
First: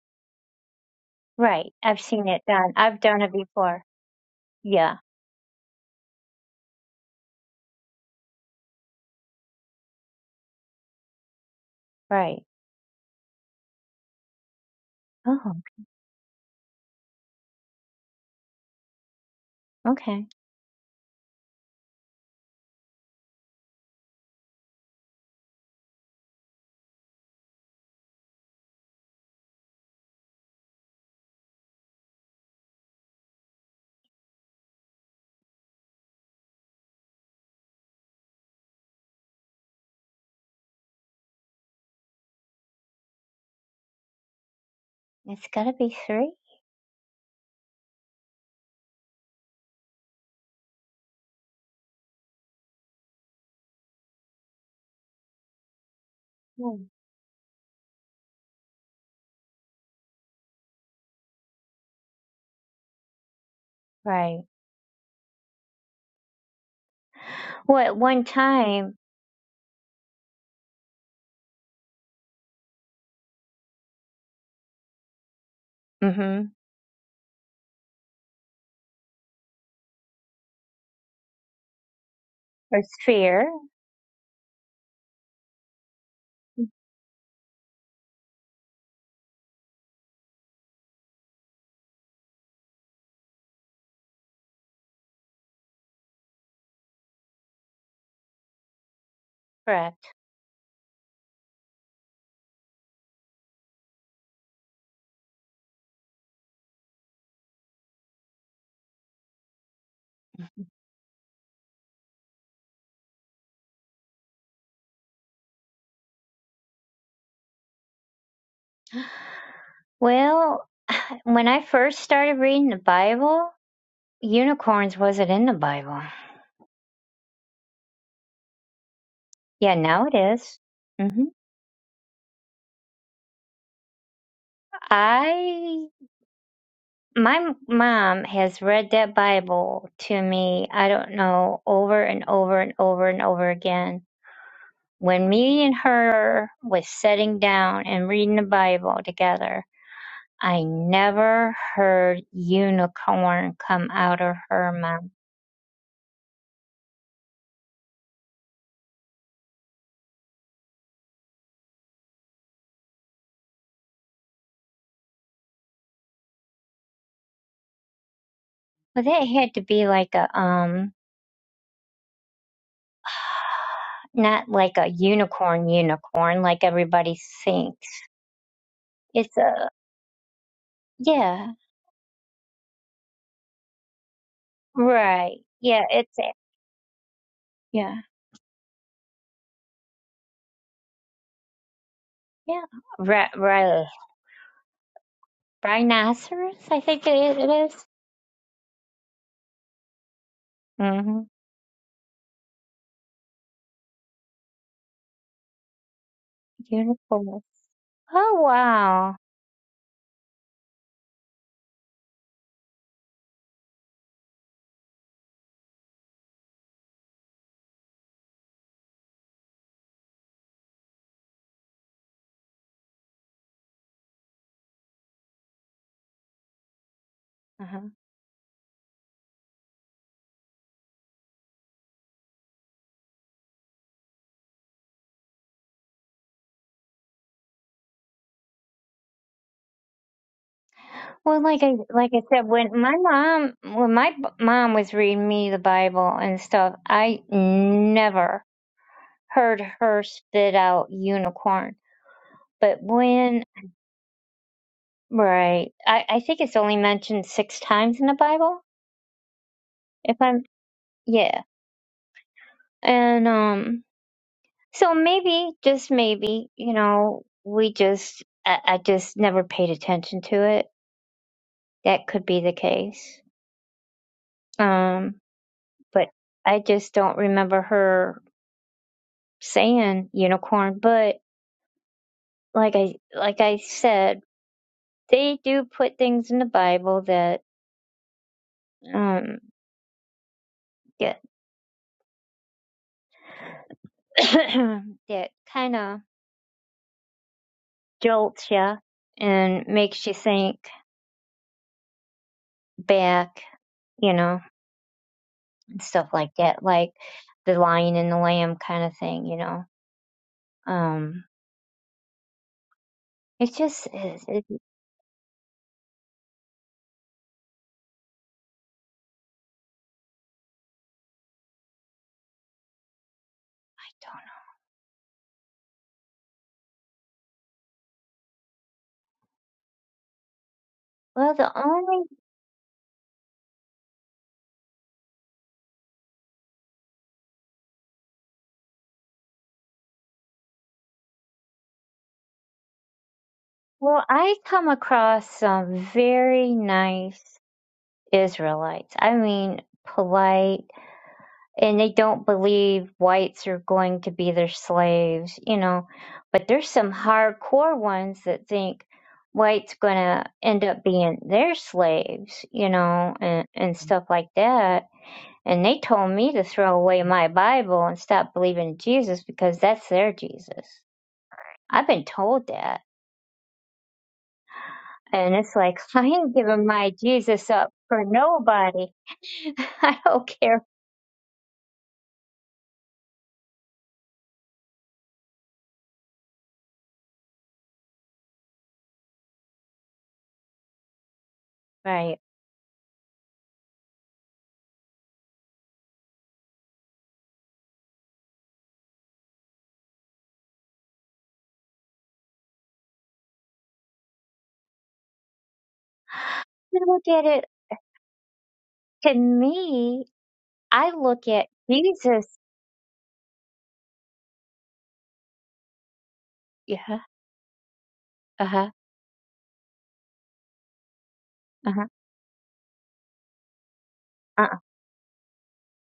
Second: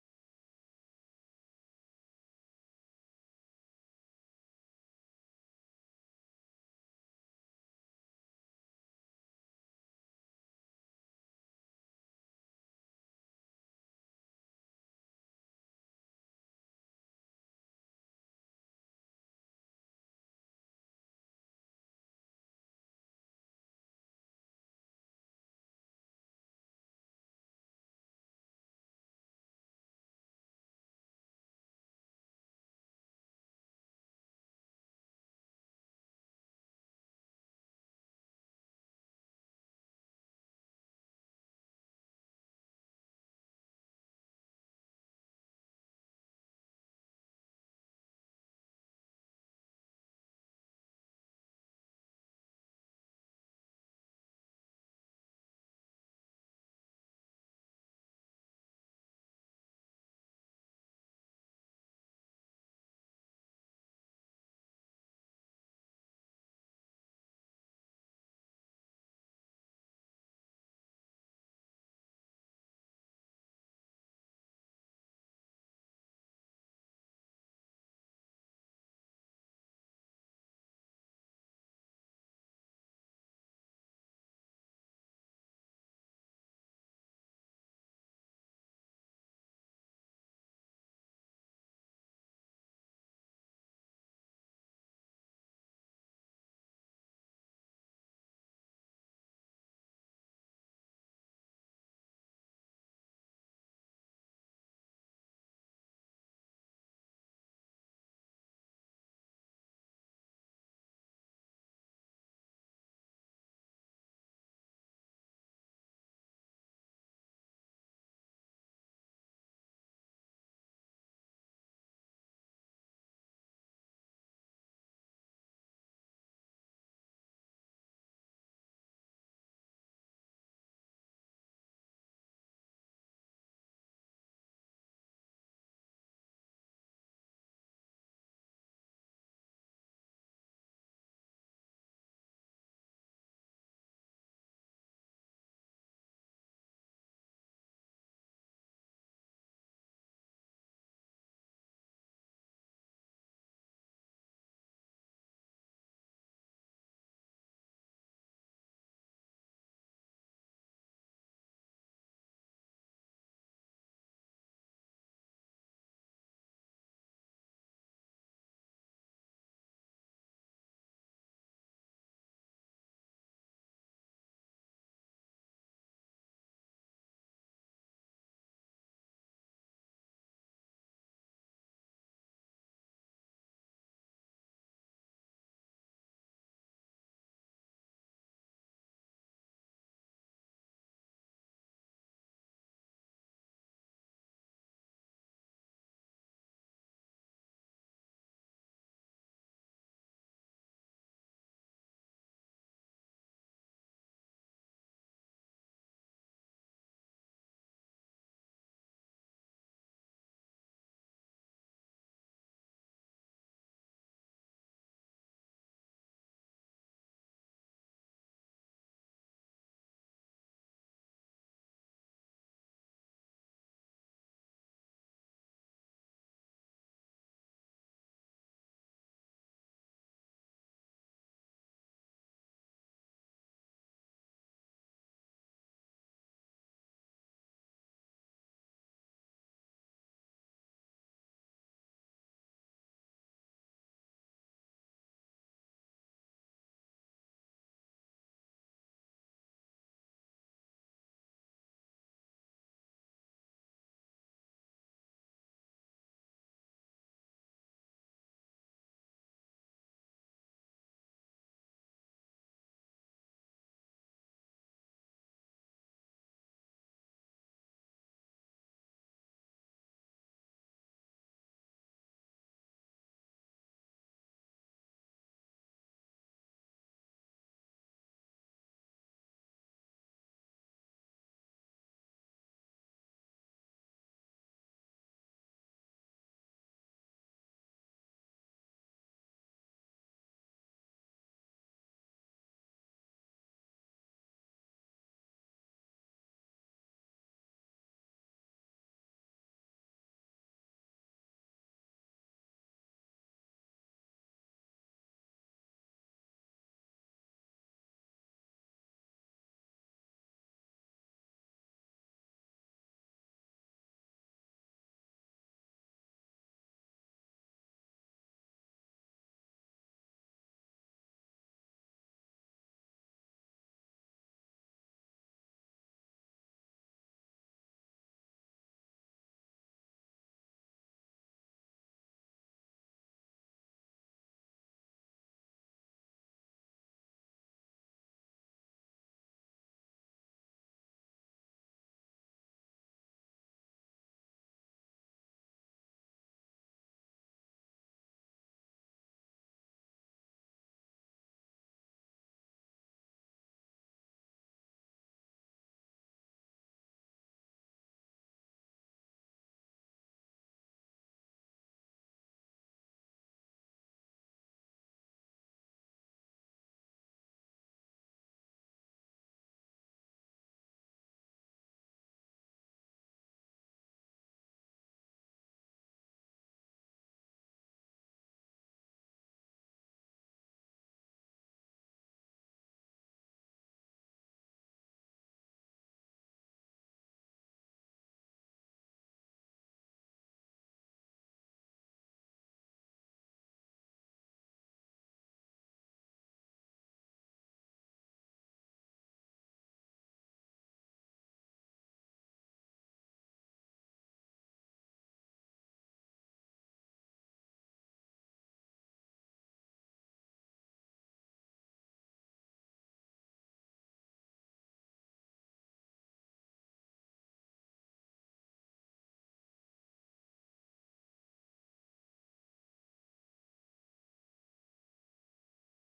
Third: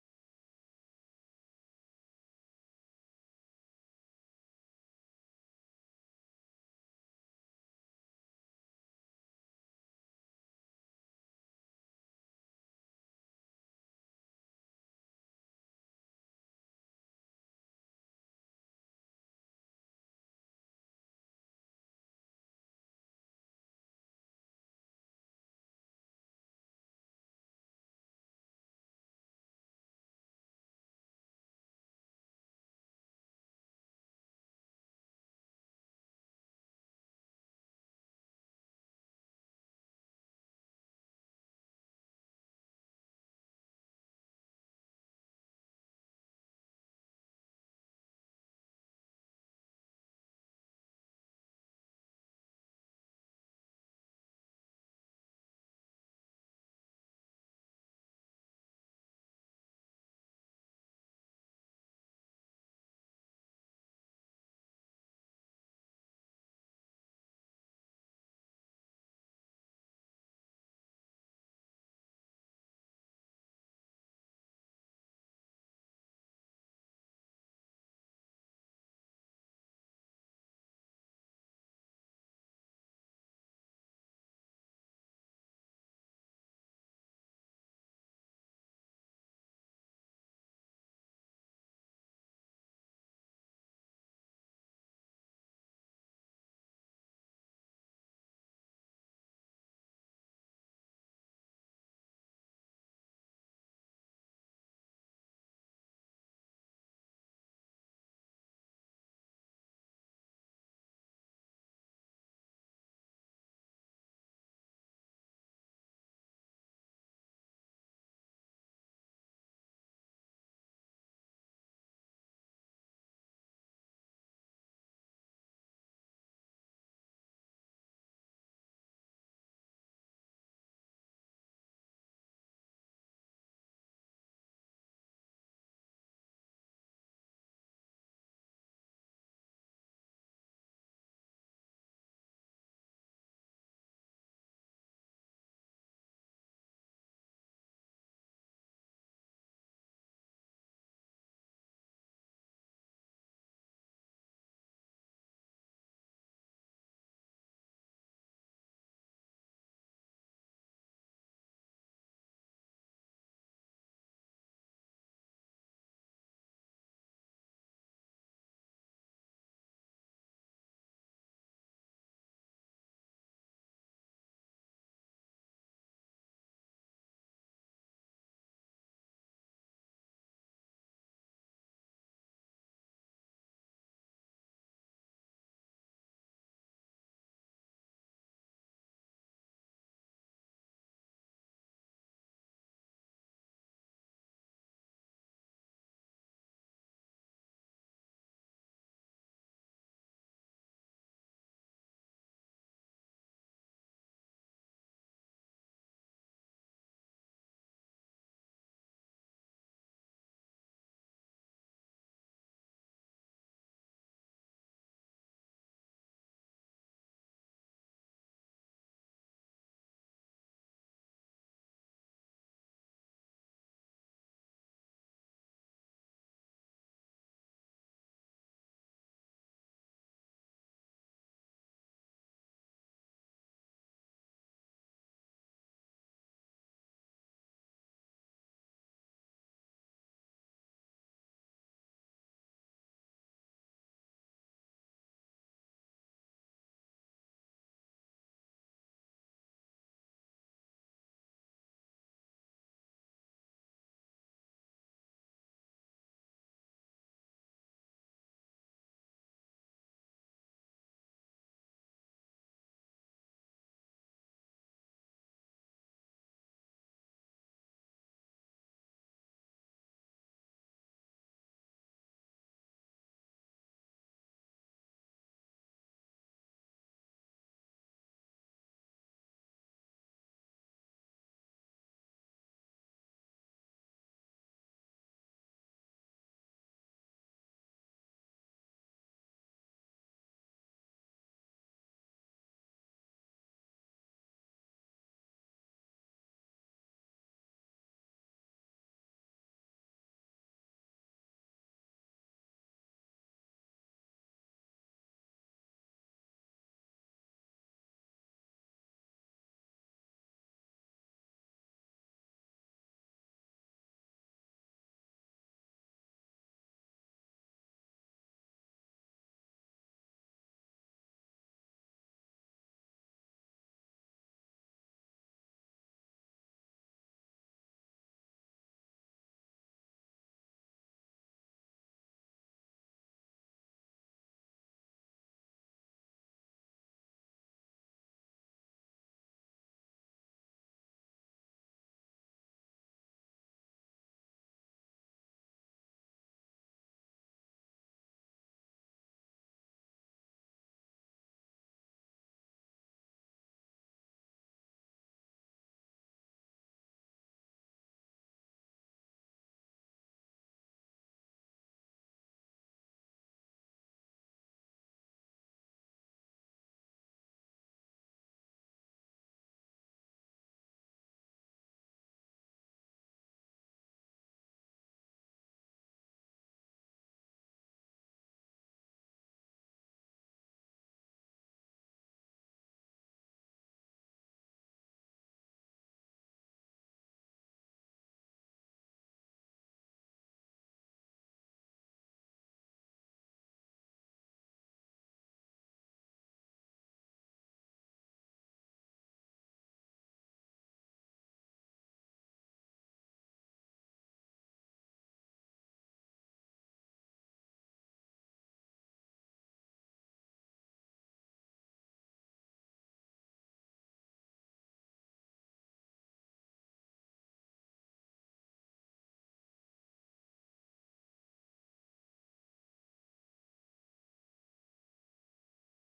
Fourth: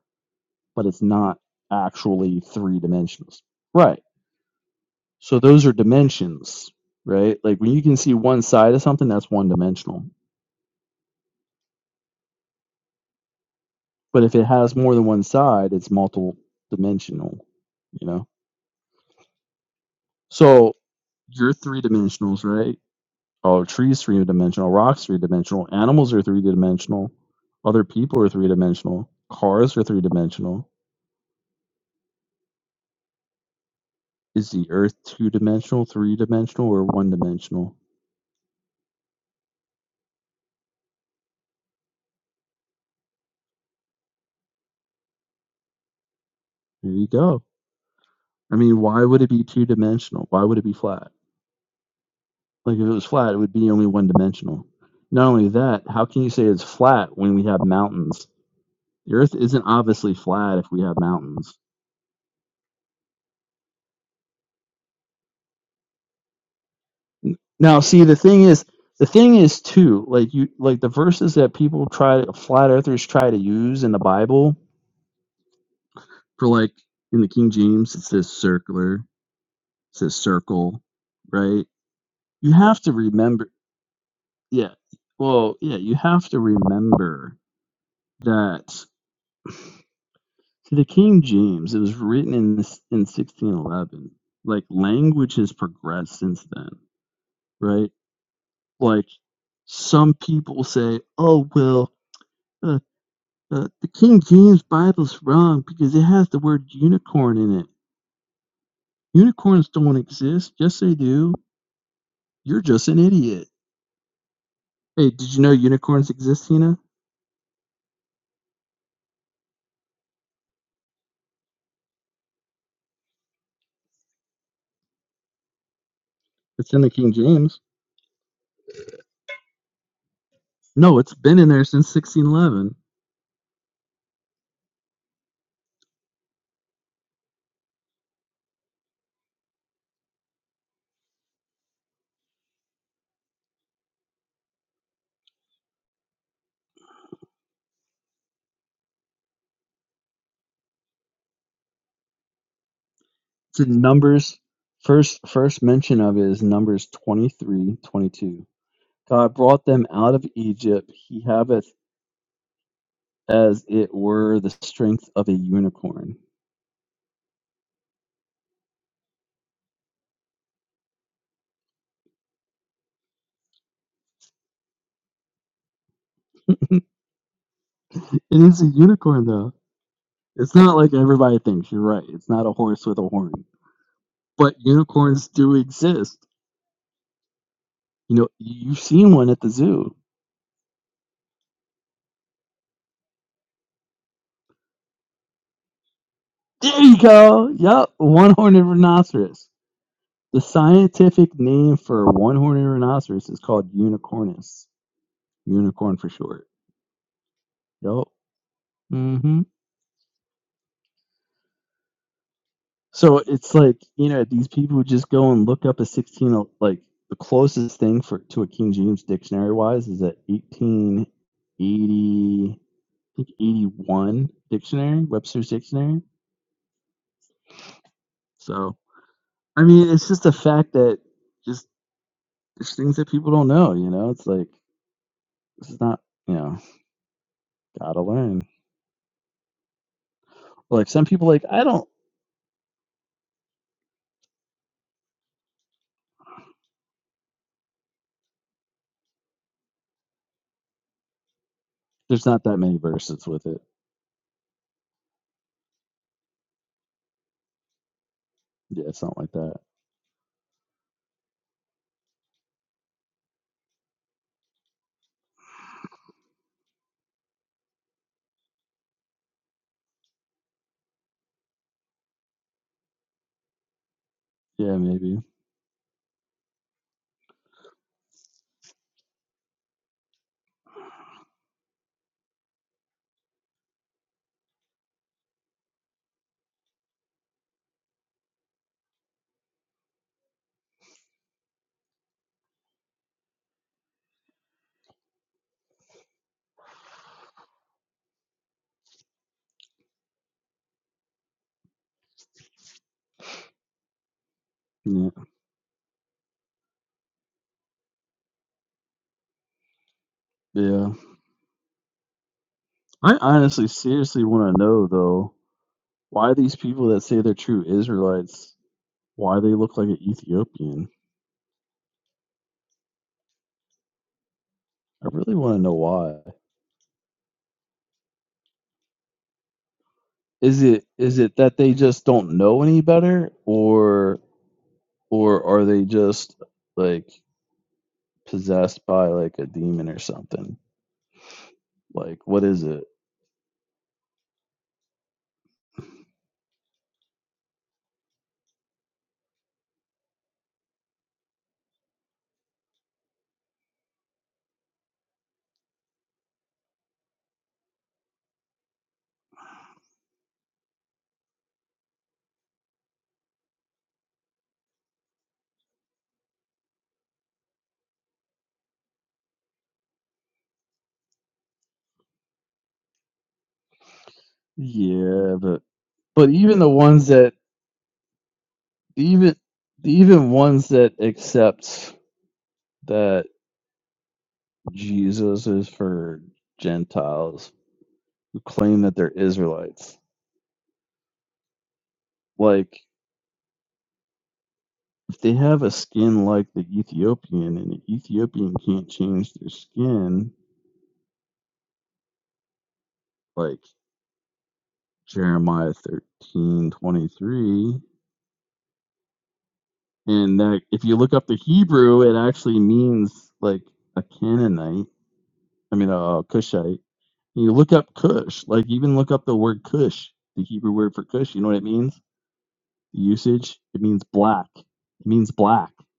but it's not Right. I've seen actually it done. three I've done it dimensions. before. Right. Yeah. So those are dimensions, right? Like when you can see one side of something, that's one dimensional. Right. But if it has more than one Oh, side, it's multiple dimensional, you know? okay. So you're three dimensionals, right? Oh, trees three dimensional, rocks three dimensional, animals are three dimensional, other people are three dimensional, cars are three dimensional Is the Earth two dimensional, three dimensional, or one dimensional? It's gotta be three. There you go. I mean, why would it be two dimensional? Why would it be flat? Like, if it was flat, it would be only one dimensional. Not only that, how can you say it's Hmm. flat when we have mountains? The Earth isn't obviously flat if we have mountains. Right. Now, Well, at see, the one thing is, time, the thing is too, like you, like the verses that people try, flat earthers try to use in the Bible mm-hmm, for, like in the King James, it says circular, it says circle, right? you have or to sphere, remember yeah well yeah you have to remember that to the king james it was written in this in 1611 like language has progressed since then right like correct. some people say oh well uh, uh, the king james bible's wrong because it has the word unicorn in it unicorns don't exist yes they do you're just an idiot hey did you know unicorns exist tina Well, when I first started reading the Bible, unicorns wasn't in the Bible. it's in the king james Yeah, now it is. No, it's Mm-hmm. been in there since 1611. I My mom has read that Bible to me, I don't know, over and over and over and over again. When me and her was sitting down and reading the Bible together, I never heard unicorn It's in come out of Numbers. her mouth. First, first mention of it is Numbers 23:22. God brought them out of Egypt. He haveth as it were the strength of a unicorn. But that had to be like a um not like a unicorn unicorn like everybody thinks. It is a unicorn, It's though. a It's not like everybody yeah, thinks. You're right. It's not a horse with a horn. But unicorns right. do Yeah, exist. it's a yeah. You know, you've seen one at the zoo. Yeah. Right, right. Rhinoceros, I There you think it is. go. It is. Yup, one-horned rhinoceros. The Mm-hmm. scientific name for one-horned rhinoceros is called unicornus. Unicorn for short. Unicorns. Yup. Oh wow. hmm So it's like, you know, these people just go and look up a 16, like the closest thing for to a King James dictionary wise is that 1880, I think 81 dictionary, Webster's dictionary. Uh-huh. So, I mean, it's just a fact that just there's things that people don't know, you know? It's like, this is not, you know, gotta learn like some people Well, like like i I don't like I said, when my mom when my b- mom was reading me the Bible and stuff, I never heard her spit out unicorn. There's not that many But verses when with it. right, I I think it's only mentioned six times in the Bible. Yeah, it's not like that. If I'm yeah, and um, so maybe just maybe you know we just I, I just never paid attention to it that could be the case. Yeah, Um, maybe. but I just don't remember her saying unicorn. But like I like I said, they do put things in the Bible that um that that kind of jolts you and makes you think back, you know, Yeah. and stuff like that, like the lion and the lamb kind of thing, you know. Yeah. Um, I it's honestly just it, seriously it, want to know though why these people that say they're true Israelites, why they look like an Ethiopian. I really want to know why. Is it is well, it the that they only just don't know any better or or are they just like possessed by like a demon or something? Like what is it? Well, I come across some very nice Israelites. I mean, polite, and they don't believe whites are going to be their slaves, you know. But there's some hardcore ones that think whites going to end up being their slaves, you know, and, and stuff like that. And they told me to throw away my Bible and stop believing in Jesus because that's their Jesus. I've been told that And Yeah, it's but like, I but ain't even giving the my ones that Jesus up for nobody. even I don't even care. ones that accept that Jesus is for Gentiles who claim that they're Israelites, Right. like if they have a skin like the Ethiopian and the Ethiopian can't change their skin, like Jeremiah thirteen I look twenty at it, three, to me, and that if I you look look up the at Hebrew, Jesus. it actually means like a Canaanite I mean, uh, Yeah. Cushite. You look up Cush, Uh like huh. even look up the word Cush, the Hebrew word for Cush. You know what it Uh huh. means? The usage, it means Uh black. huh. It means black. It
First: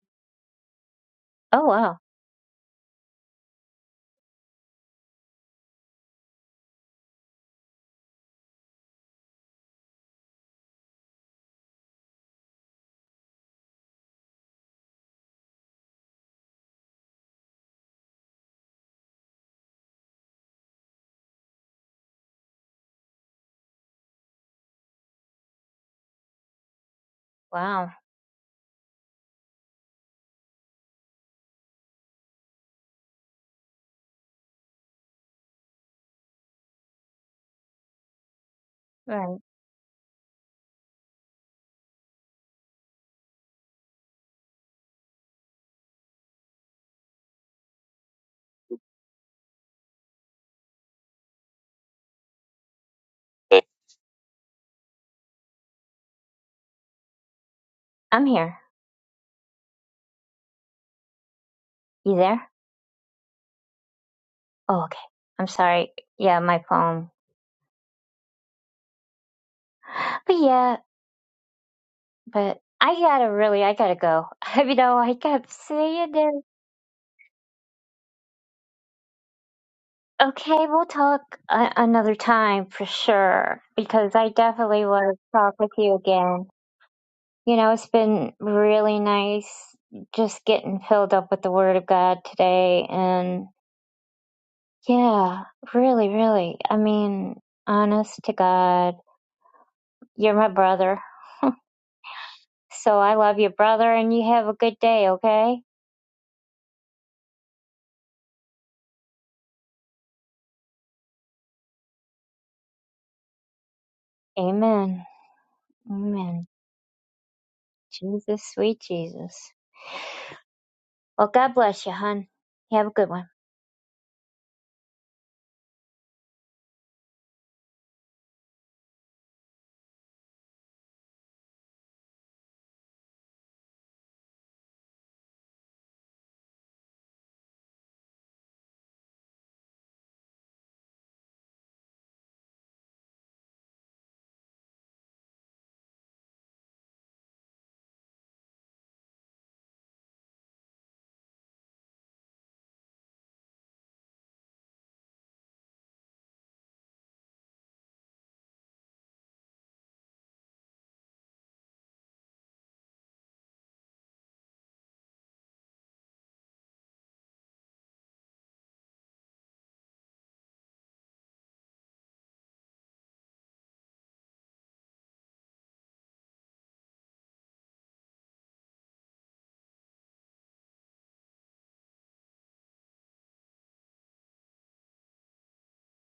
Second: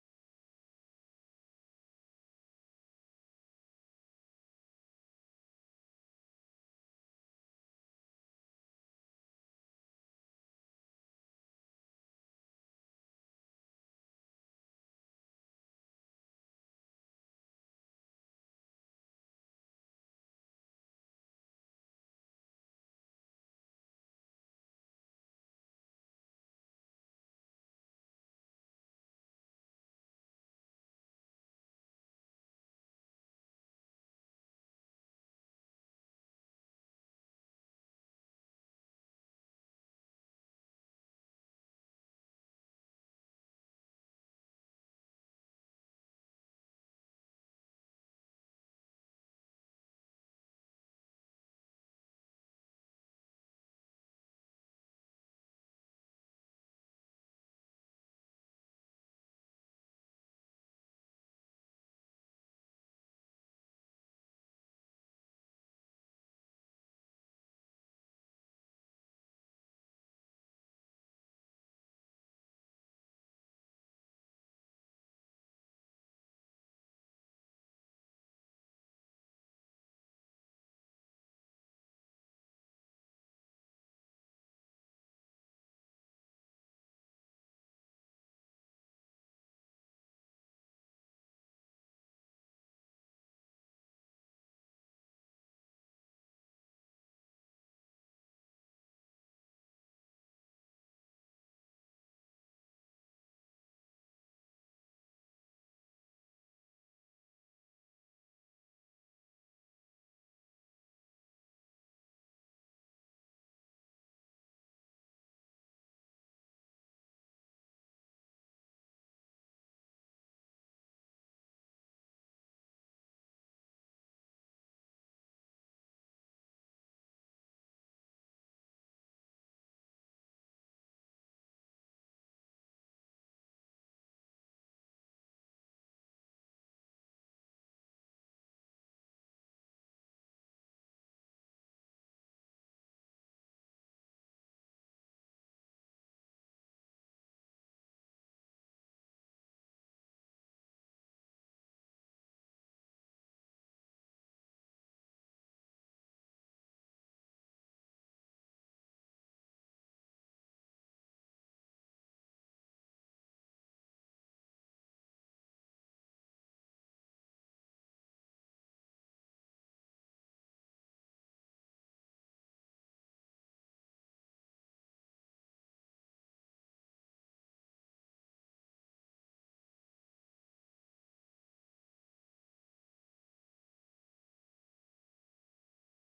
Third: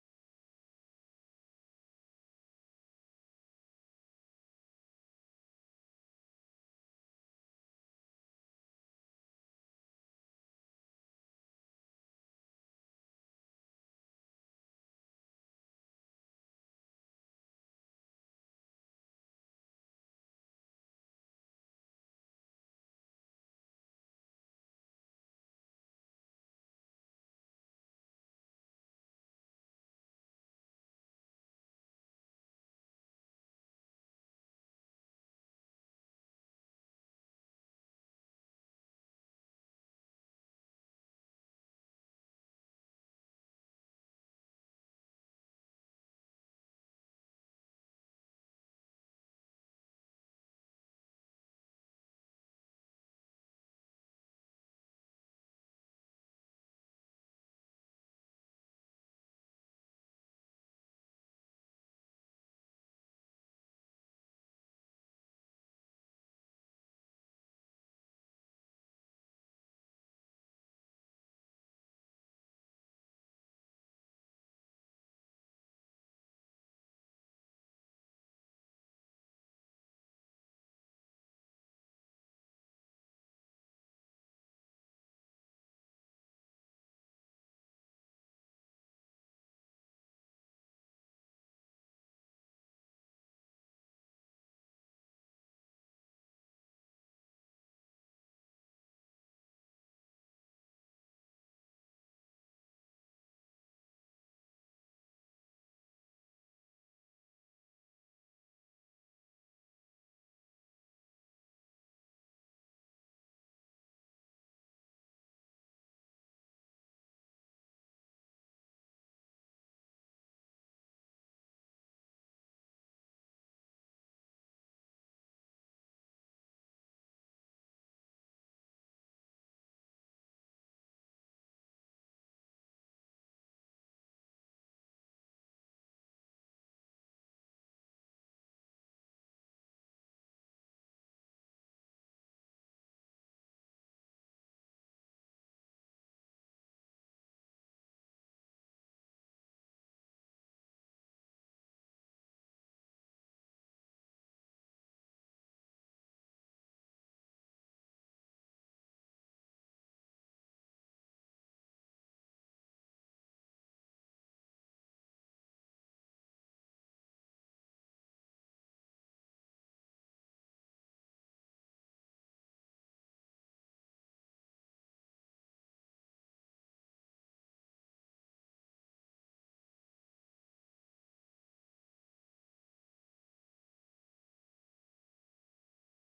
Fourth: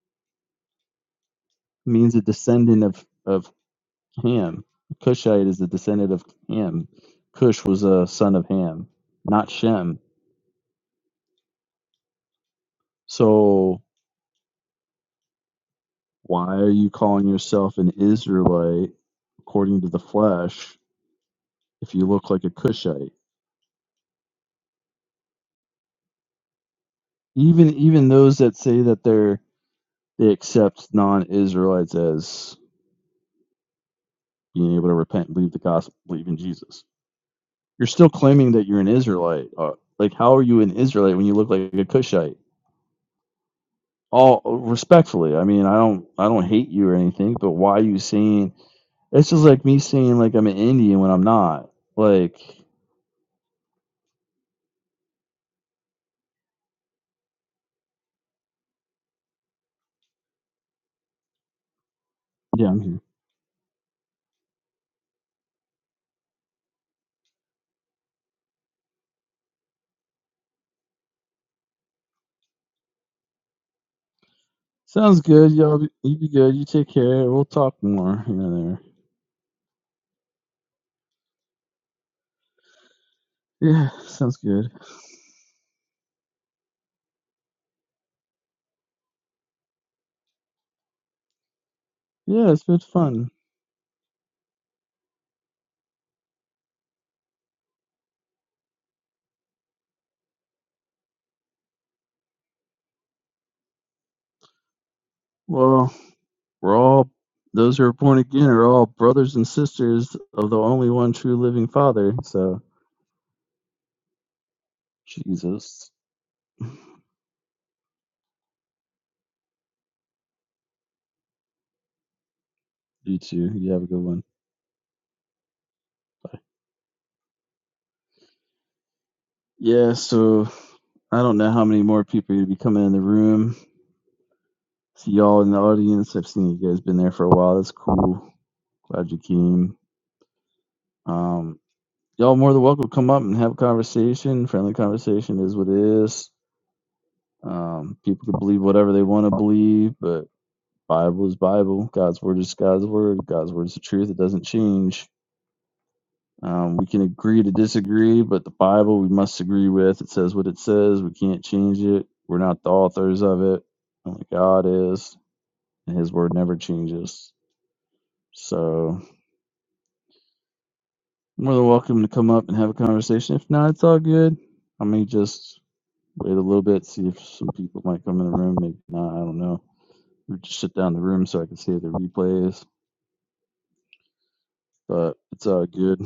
Oh, wow. means a descendant of of Ham. Cushite is a descendant of Ham. Cush was a son of Ham, not Shem. So why are you calling yourself an Israelite according to the flesh if you look like a Cushite? Even Wow. even those that say that they're They accept non-Israelites as being able to repent, and believe the gospel, believe in Jesus. You're still claiming that you're an Right. Israelite. Uh, like, how are you an Israelite when you look like a Cushite? All respectfully, I mean, I don't, I don't hate you or anything, but why are you saying? It's just like me saying like I'm an Indian when I'm not. Like, I'm here. You there? yeah, I'm here. Oh, okay. I'm sorry. Yeah, my phone. But yeah, but I gotta really, I gotta go. You know, I Sounds kept good, y'all. Be, saying you be it. good. You take care. We'll talk more here and Okay, we'll talk a- another time for sure there. Yeah, because I sounds good. definitely want to talk with you again. You know, it's been really nice just getting filled up with the Word of God Yeah, it's been today. fun. And yeah, really, really. I mean, honest to God, you're my brother. So I love you, brother, and you have a good day, okay? Well, We're all those who are born again are all brothers and sisters of the only one true living Father. So Amen. Jesus, Amen. Jesus, sweet Jesus. Well, God bless you, hon. You have a good one. you too. You have a good one. Bye. Yeah. So I don't know how many more people are gonna be coming in the room. See y'all in the audience. I've seen you guys been there for a while. That's cool. Glad you came. Um, y'all more than welcome to come up and have a conversation. Friendly conversation is what it is. Um, people can believe whatever they want to believe, but Bible is Bible. God's word is God's word. God's word is the truth. It doesn't change. Um, we can agree to disagree, but the Bible we must agree with. It says what it says. We can't change it. We're not the authors of it. Only God is, and His word never changes. So, more than welcome to come up and have a conversation. If not, it's all good. I may just wait a little bit, see if some people might come in the room. Maybe not. I don't know. We just shut down the room so I can see the replays. But it's all good.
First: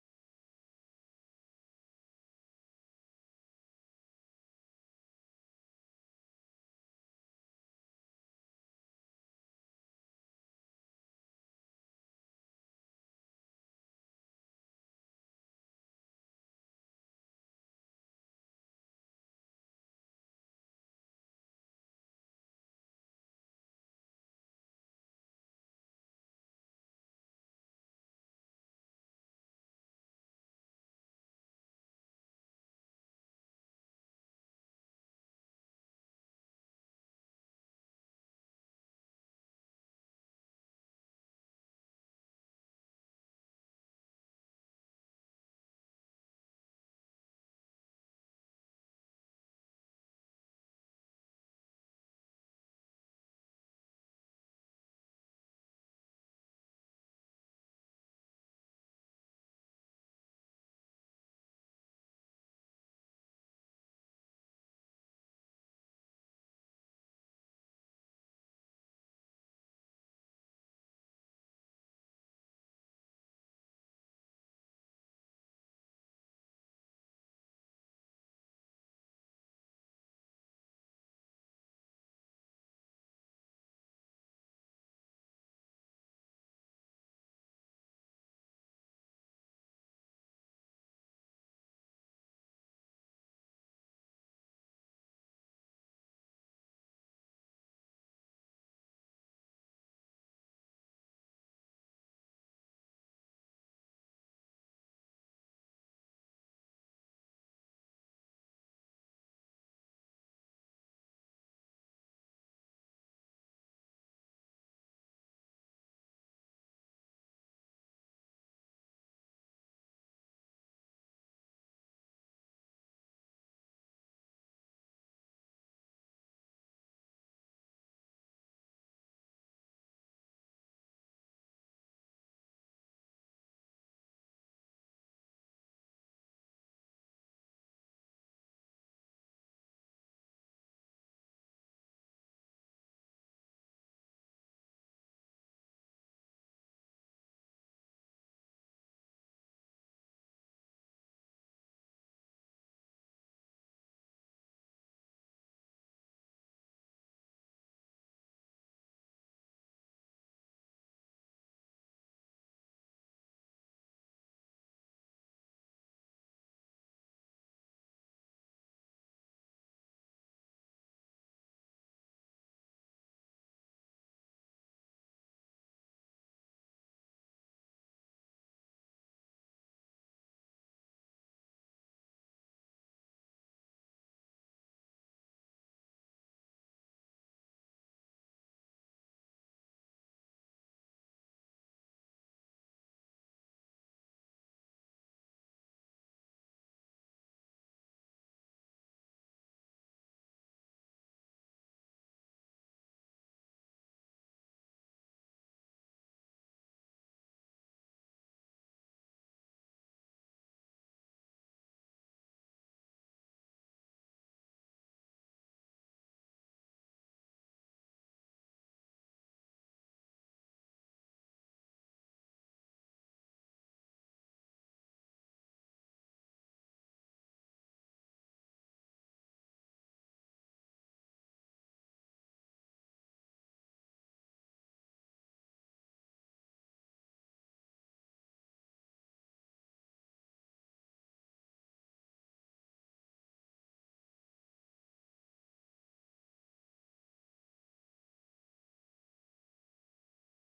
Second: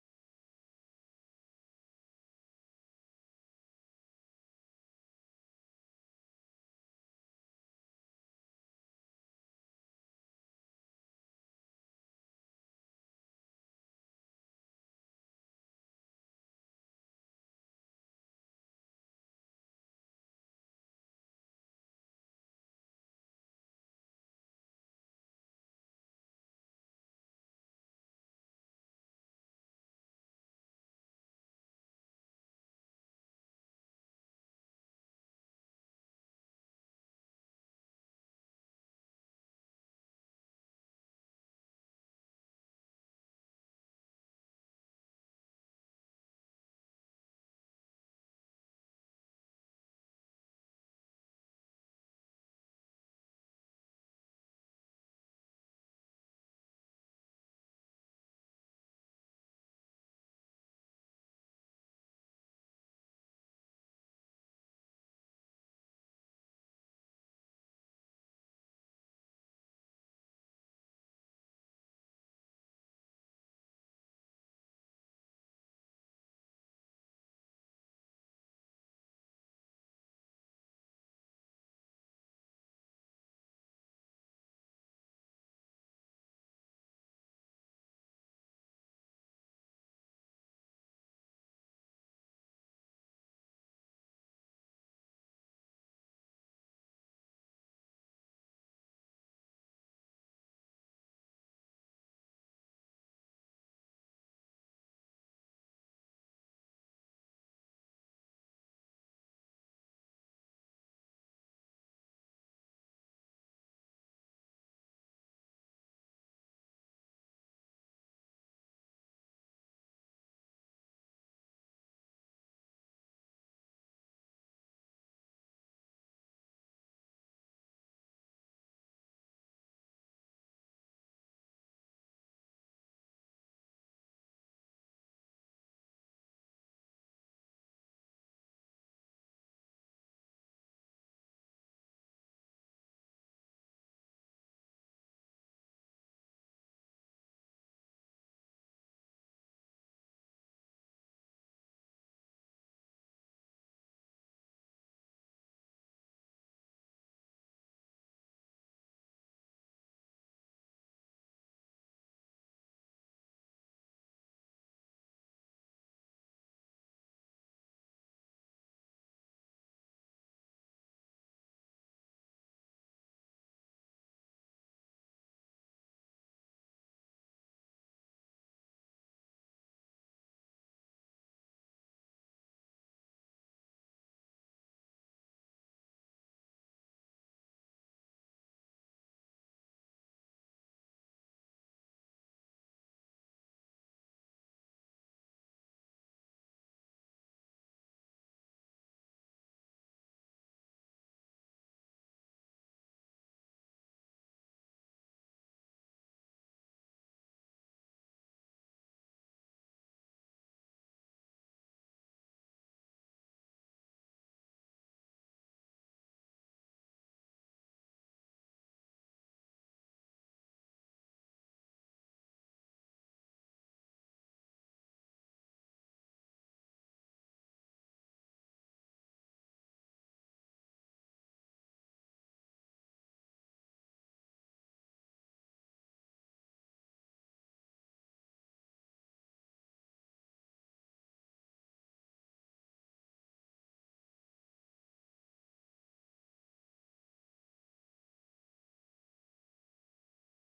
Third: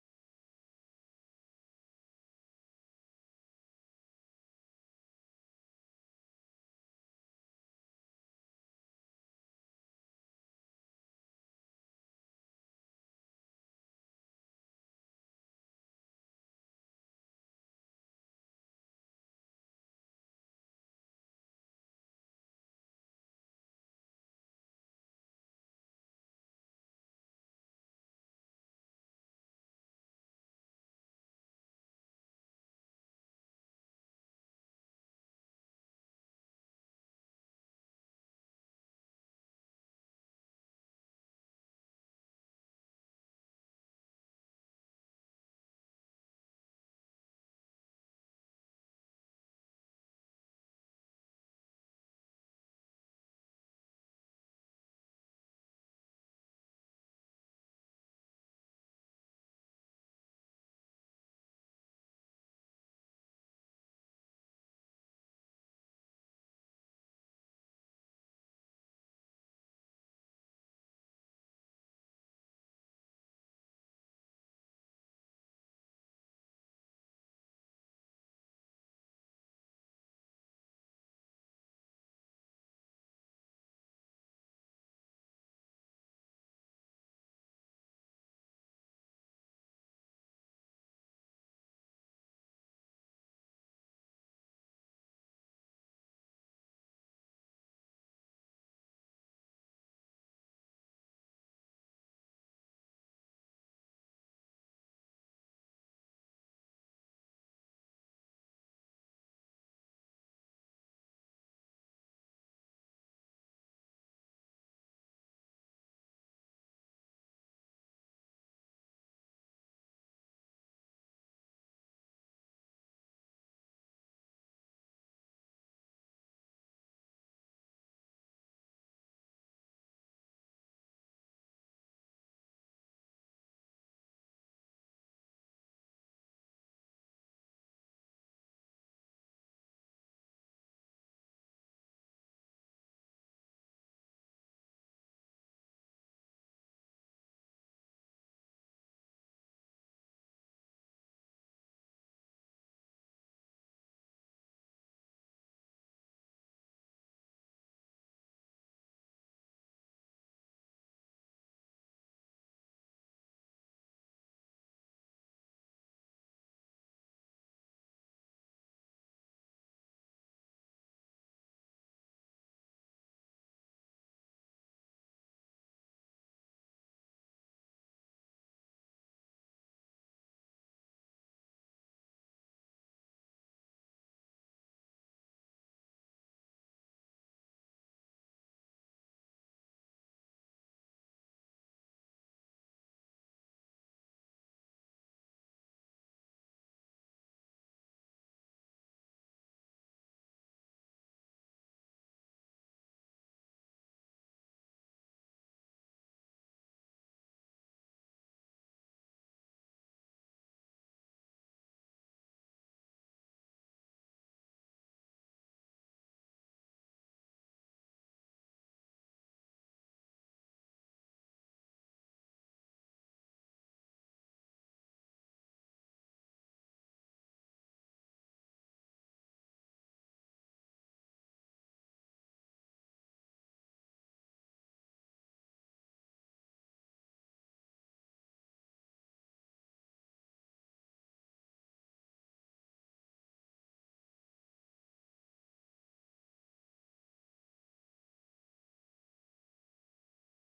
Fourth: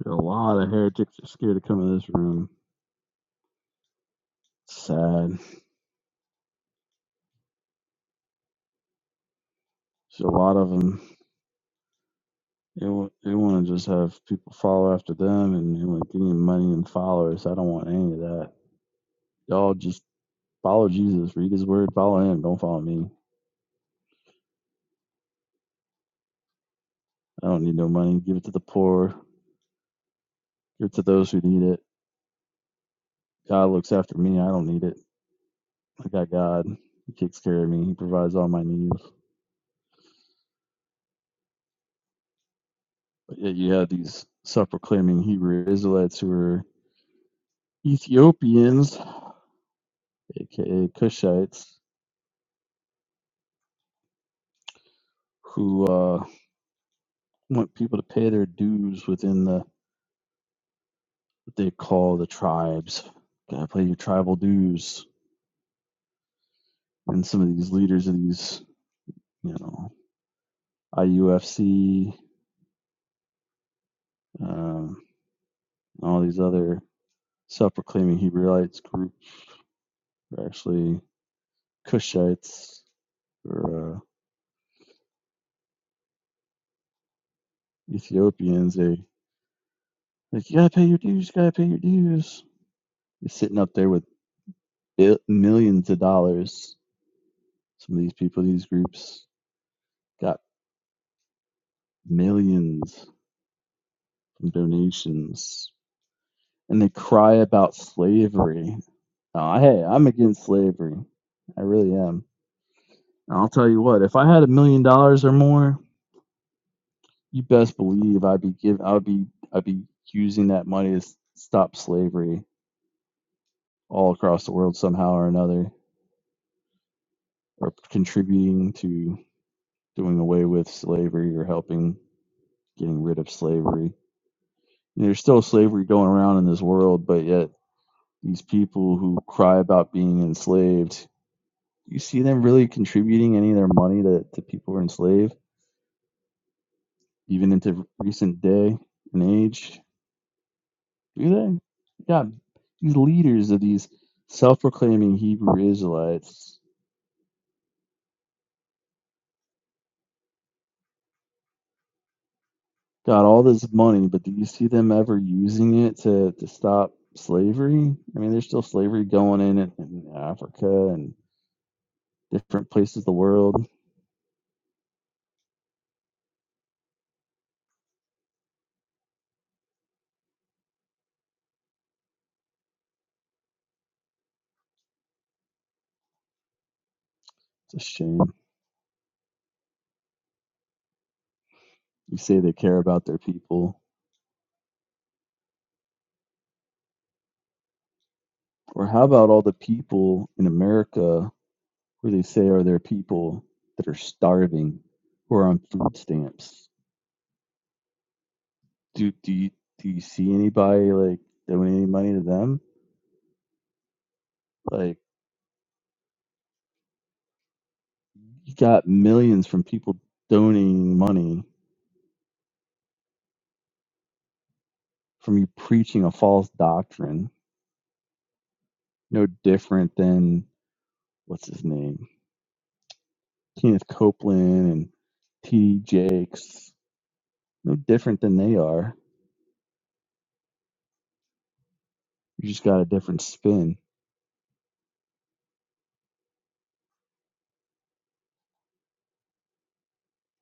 There a lot of heretics that are scared to come in this room. It's Sad. There's a lot of them. They, want they want to just have people follow after them and they want to gain money and followers. I don't want any of that. Y'all just follow Jesus, read his word, follow him. Don't follow me. I don't need no money. Give it to the poor, give it to those who need it. God looks after me. I don't need it. I got God. He takes care of me, He provides all my needs. But yet you have these self proclaiming Hebrew Israelites who are Ethiopians, aka Cushites who uh, want people to pay their dues within the what they call the tribes. Gotta pay your tribal dues. And some of these leaders of these, you know, IUFC, um, all these other self-proclaiming Hebrewites groups are actually Cushites or uh, Ethiopians. They like you gotta pay your dues. You gotta pay your dues. They're sitting up there with millions of dollars. Some of these people, these groups, got millions and donations. And they cry about slavery. Uh, hey, I'm against slavery. I really am. And I'll tell you what, if I had a million dollars or more, you best believe I'd be give I'd be I'd be using that money to stop slavery all across the world somehow or another, or contributing to doing away with slavery or helping getting rid of slavery. And there's still slavery going around in this world, but yet these people who cry about being enslaved you see them really contributing any of their money to, to people who are enslaved, even into recent day and age? Do they? God, these leaders of these self-proclaiming Hebrew Israelites got all this money, but do you see them ever using it to, to stop slavery? I mean, there's still slavery going in, in in Africa and different places of the world. It's a shame. You say they care about their people. Or how about all the people in America where they say, "Are there people that are starving or on food stamps?" Do do you do you see anybody like donating money to them? Like you got millions from people donating money from you preaching a false doctrine, no different than what's his name, Kenneth Copeland and T. D. Jakes, no different than they are. You just got a different spin.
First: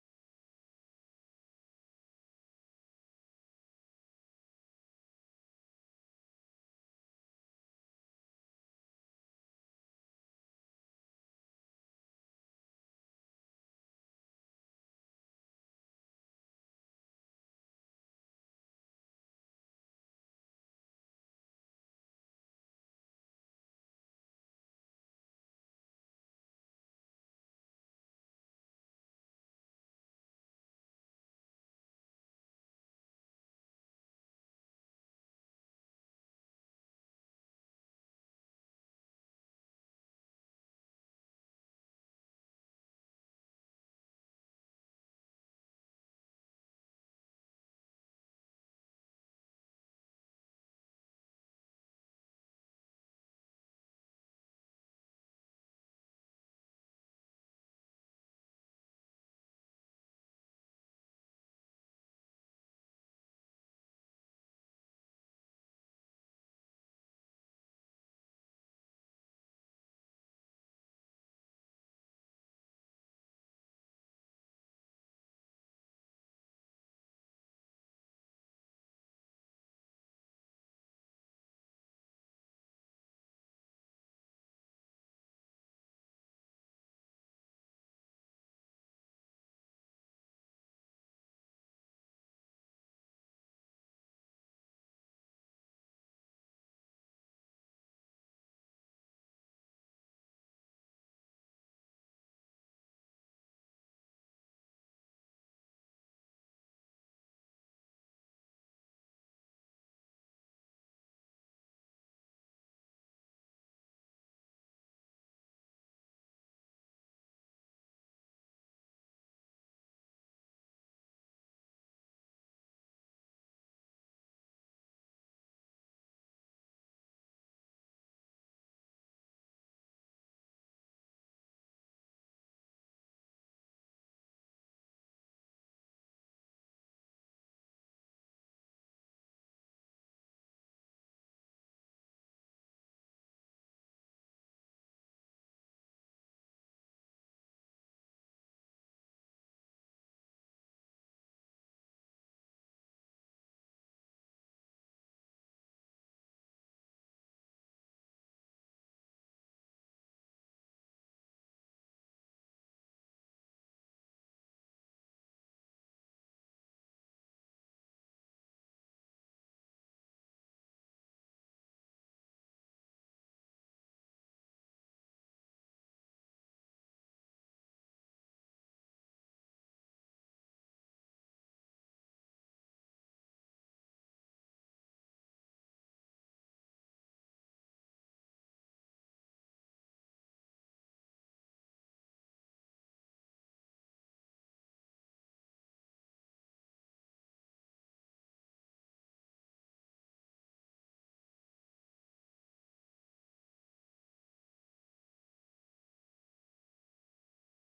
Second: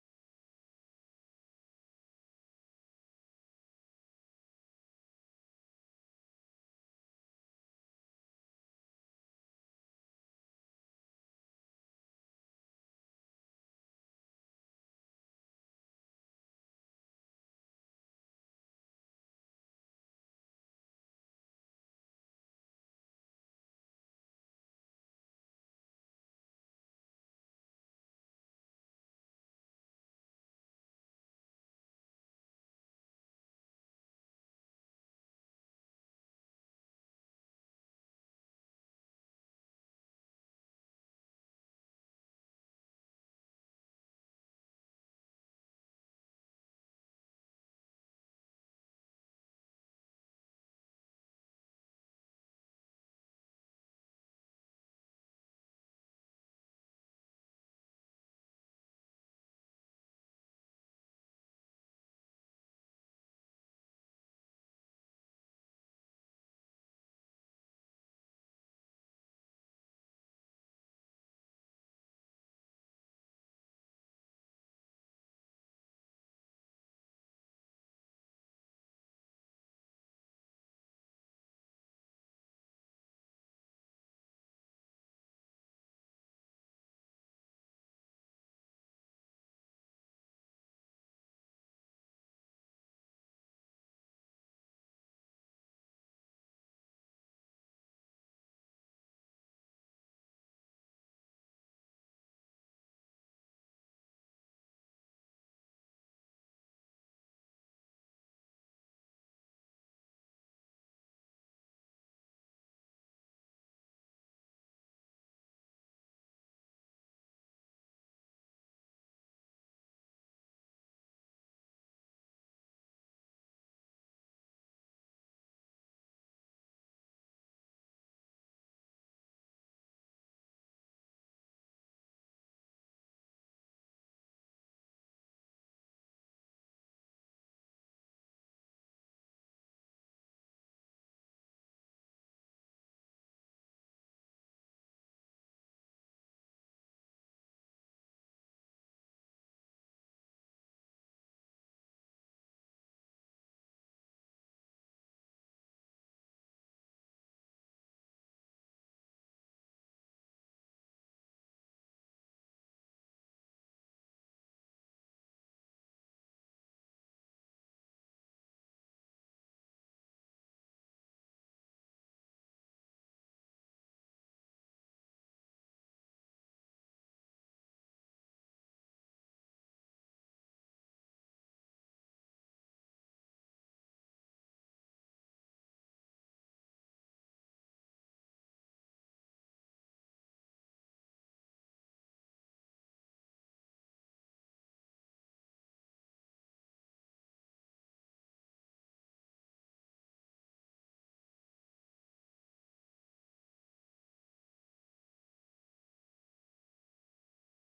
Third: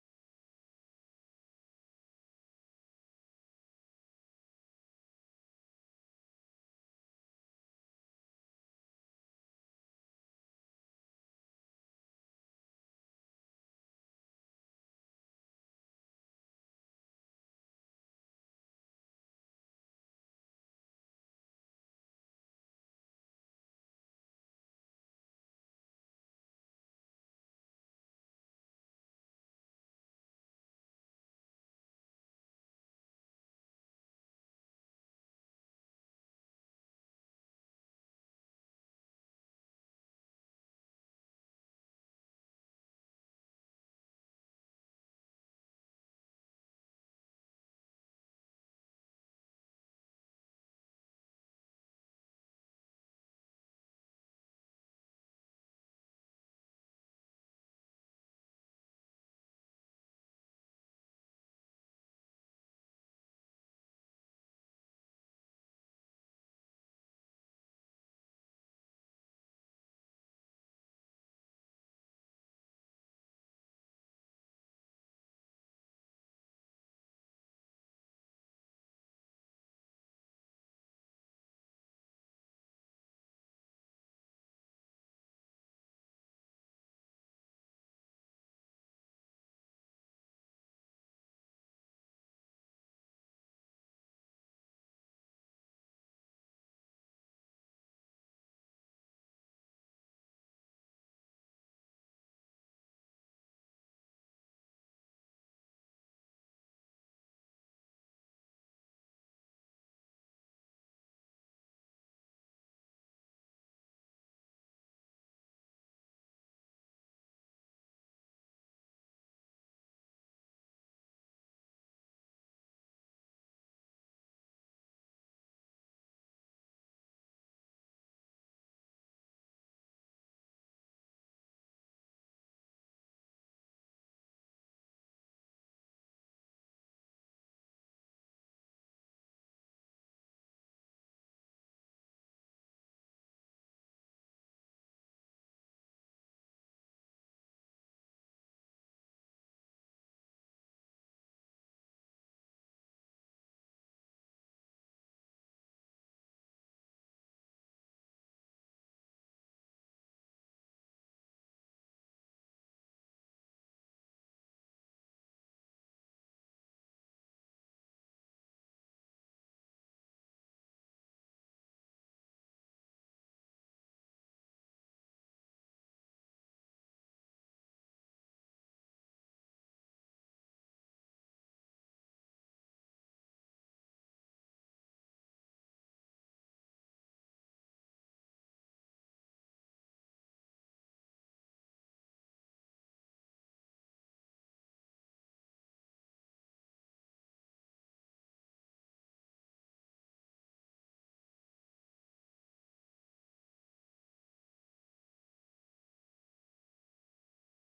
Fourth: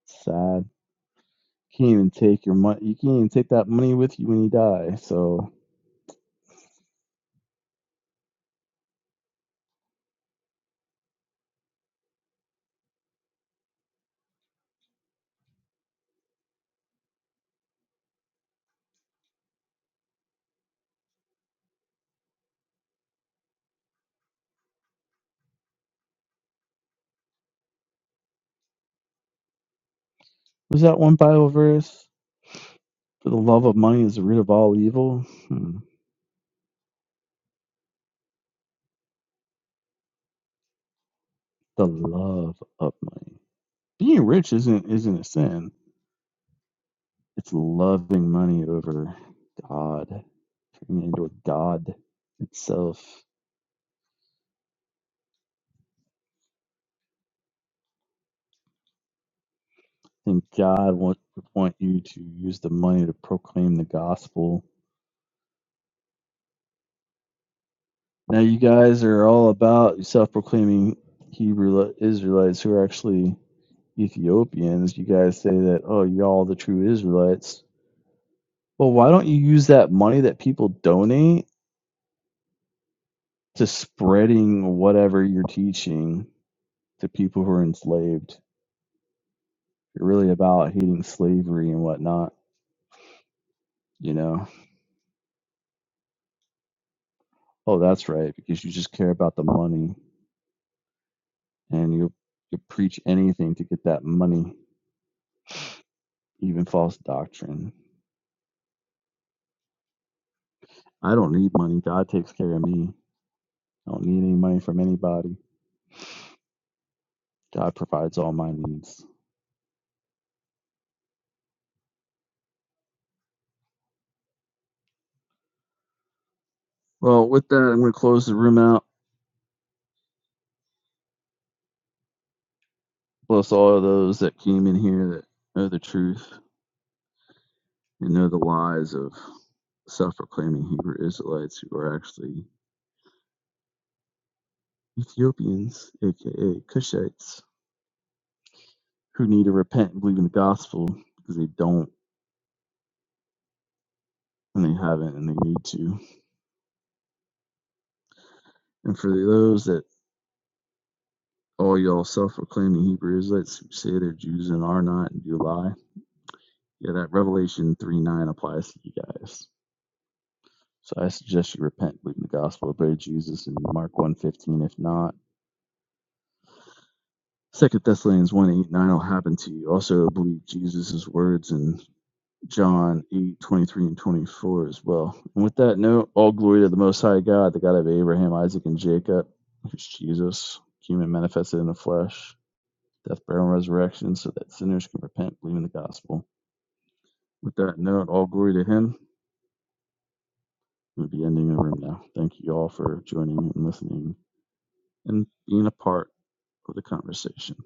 Sad. Can't even take your money. You can't even take that money with you when you die. So Was that one Bible verse? For the love of money is the root of all evil. Hmm. The love of money. Being rich isn't isn't a sin. It's loving money over God, turning it into a God itself. And God want want you to use the money to proclaim the gospel. Now you guys are all about self-proclaiming Hebrew Israelites who are actually Ethiopians. You guys say that oh, y'all the true Israelites Well, why don't you use that money that people donate to spreading whatever you're teaching to people who are enslaved? If You're really about hating slavery and whatnot, you know? Oh, that's right, because you just care about the money and you you preach anything to get that money, even false doctrine. I don't need money. God takes care of me. I don't need any money from anybody. God provides all my needs. Well, with that, I'm going to close the room out. Bless all of those that came in here that know the truth. and know the lies of self-proclaiming Hebrew Israelites who are actually Ethiopians, aka Cushites, who need to repent and believe in the gospel because they don't and they haven't and they need to. And for those that all y'all self-proclaiming Hebrew Israelites who say they're Jews and are not and do lie, yeah, that Revelation three nine applies to you guys. So I suggest you repent, believe in the gospel, obey Jesus, and Mark one fifteen. If not, Second Thessalonians one 8 9 will happen to you. Also, believe Jesus' words in John eight twenty three and 24 as well. And with that note, all glory to the Most High God, the God of Abraham, Isaac, and Jacob, who's Jesus, human manifested in the flesh, death, burial, and resurrection, so that sinners can repent, believe in the gospel. With that note, all glory to Him. We'll be ending the room now. Thank you all for joining and listening and being a part of the conversation.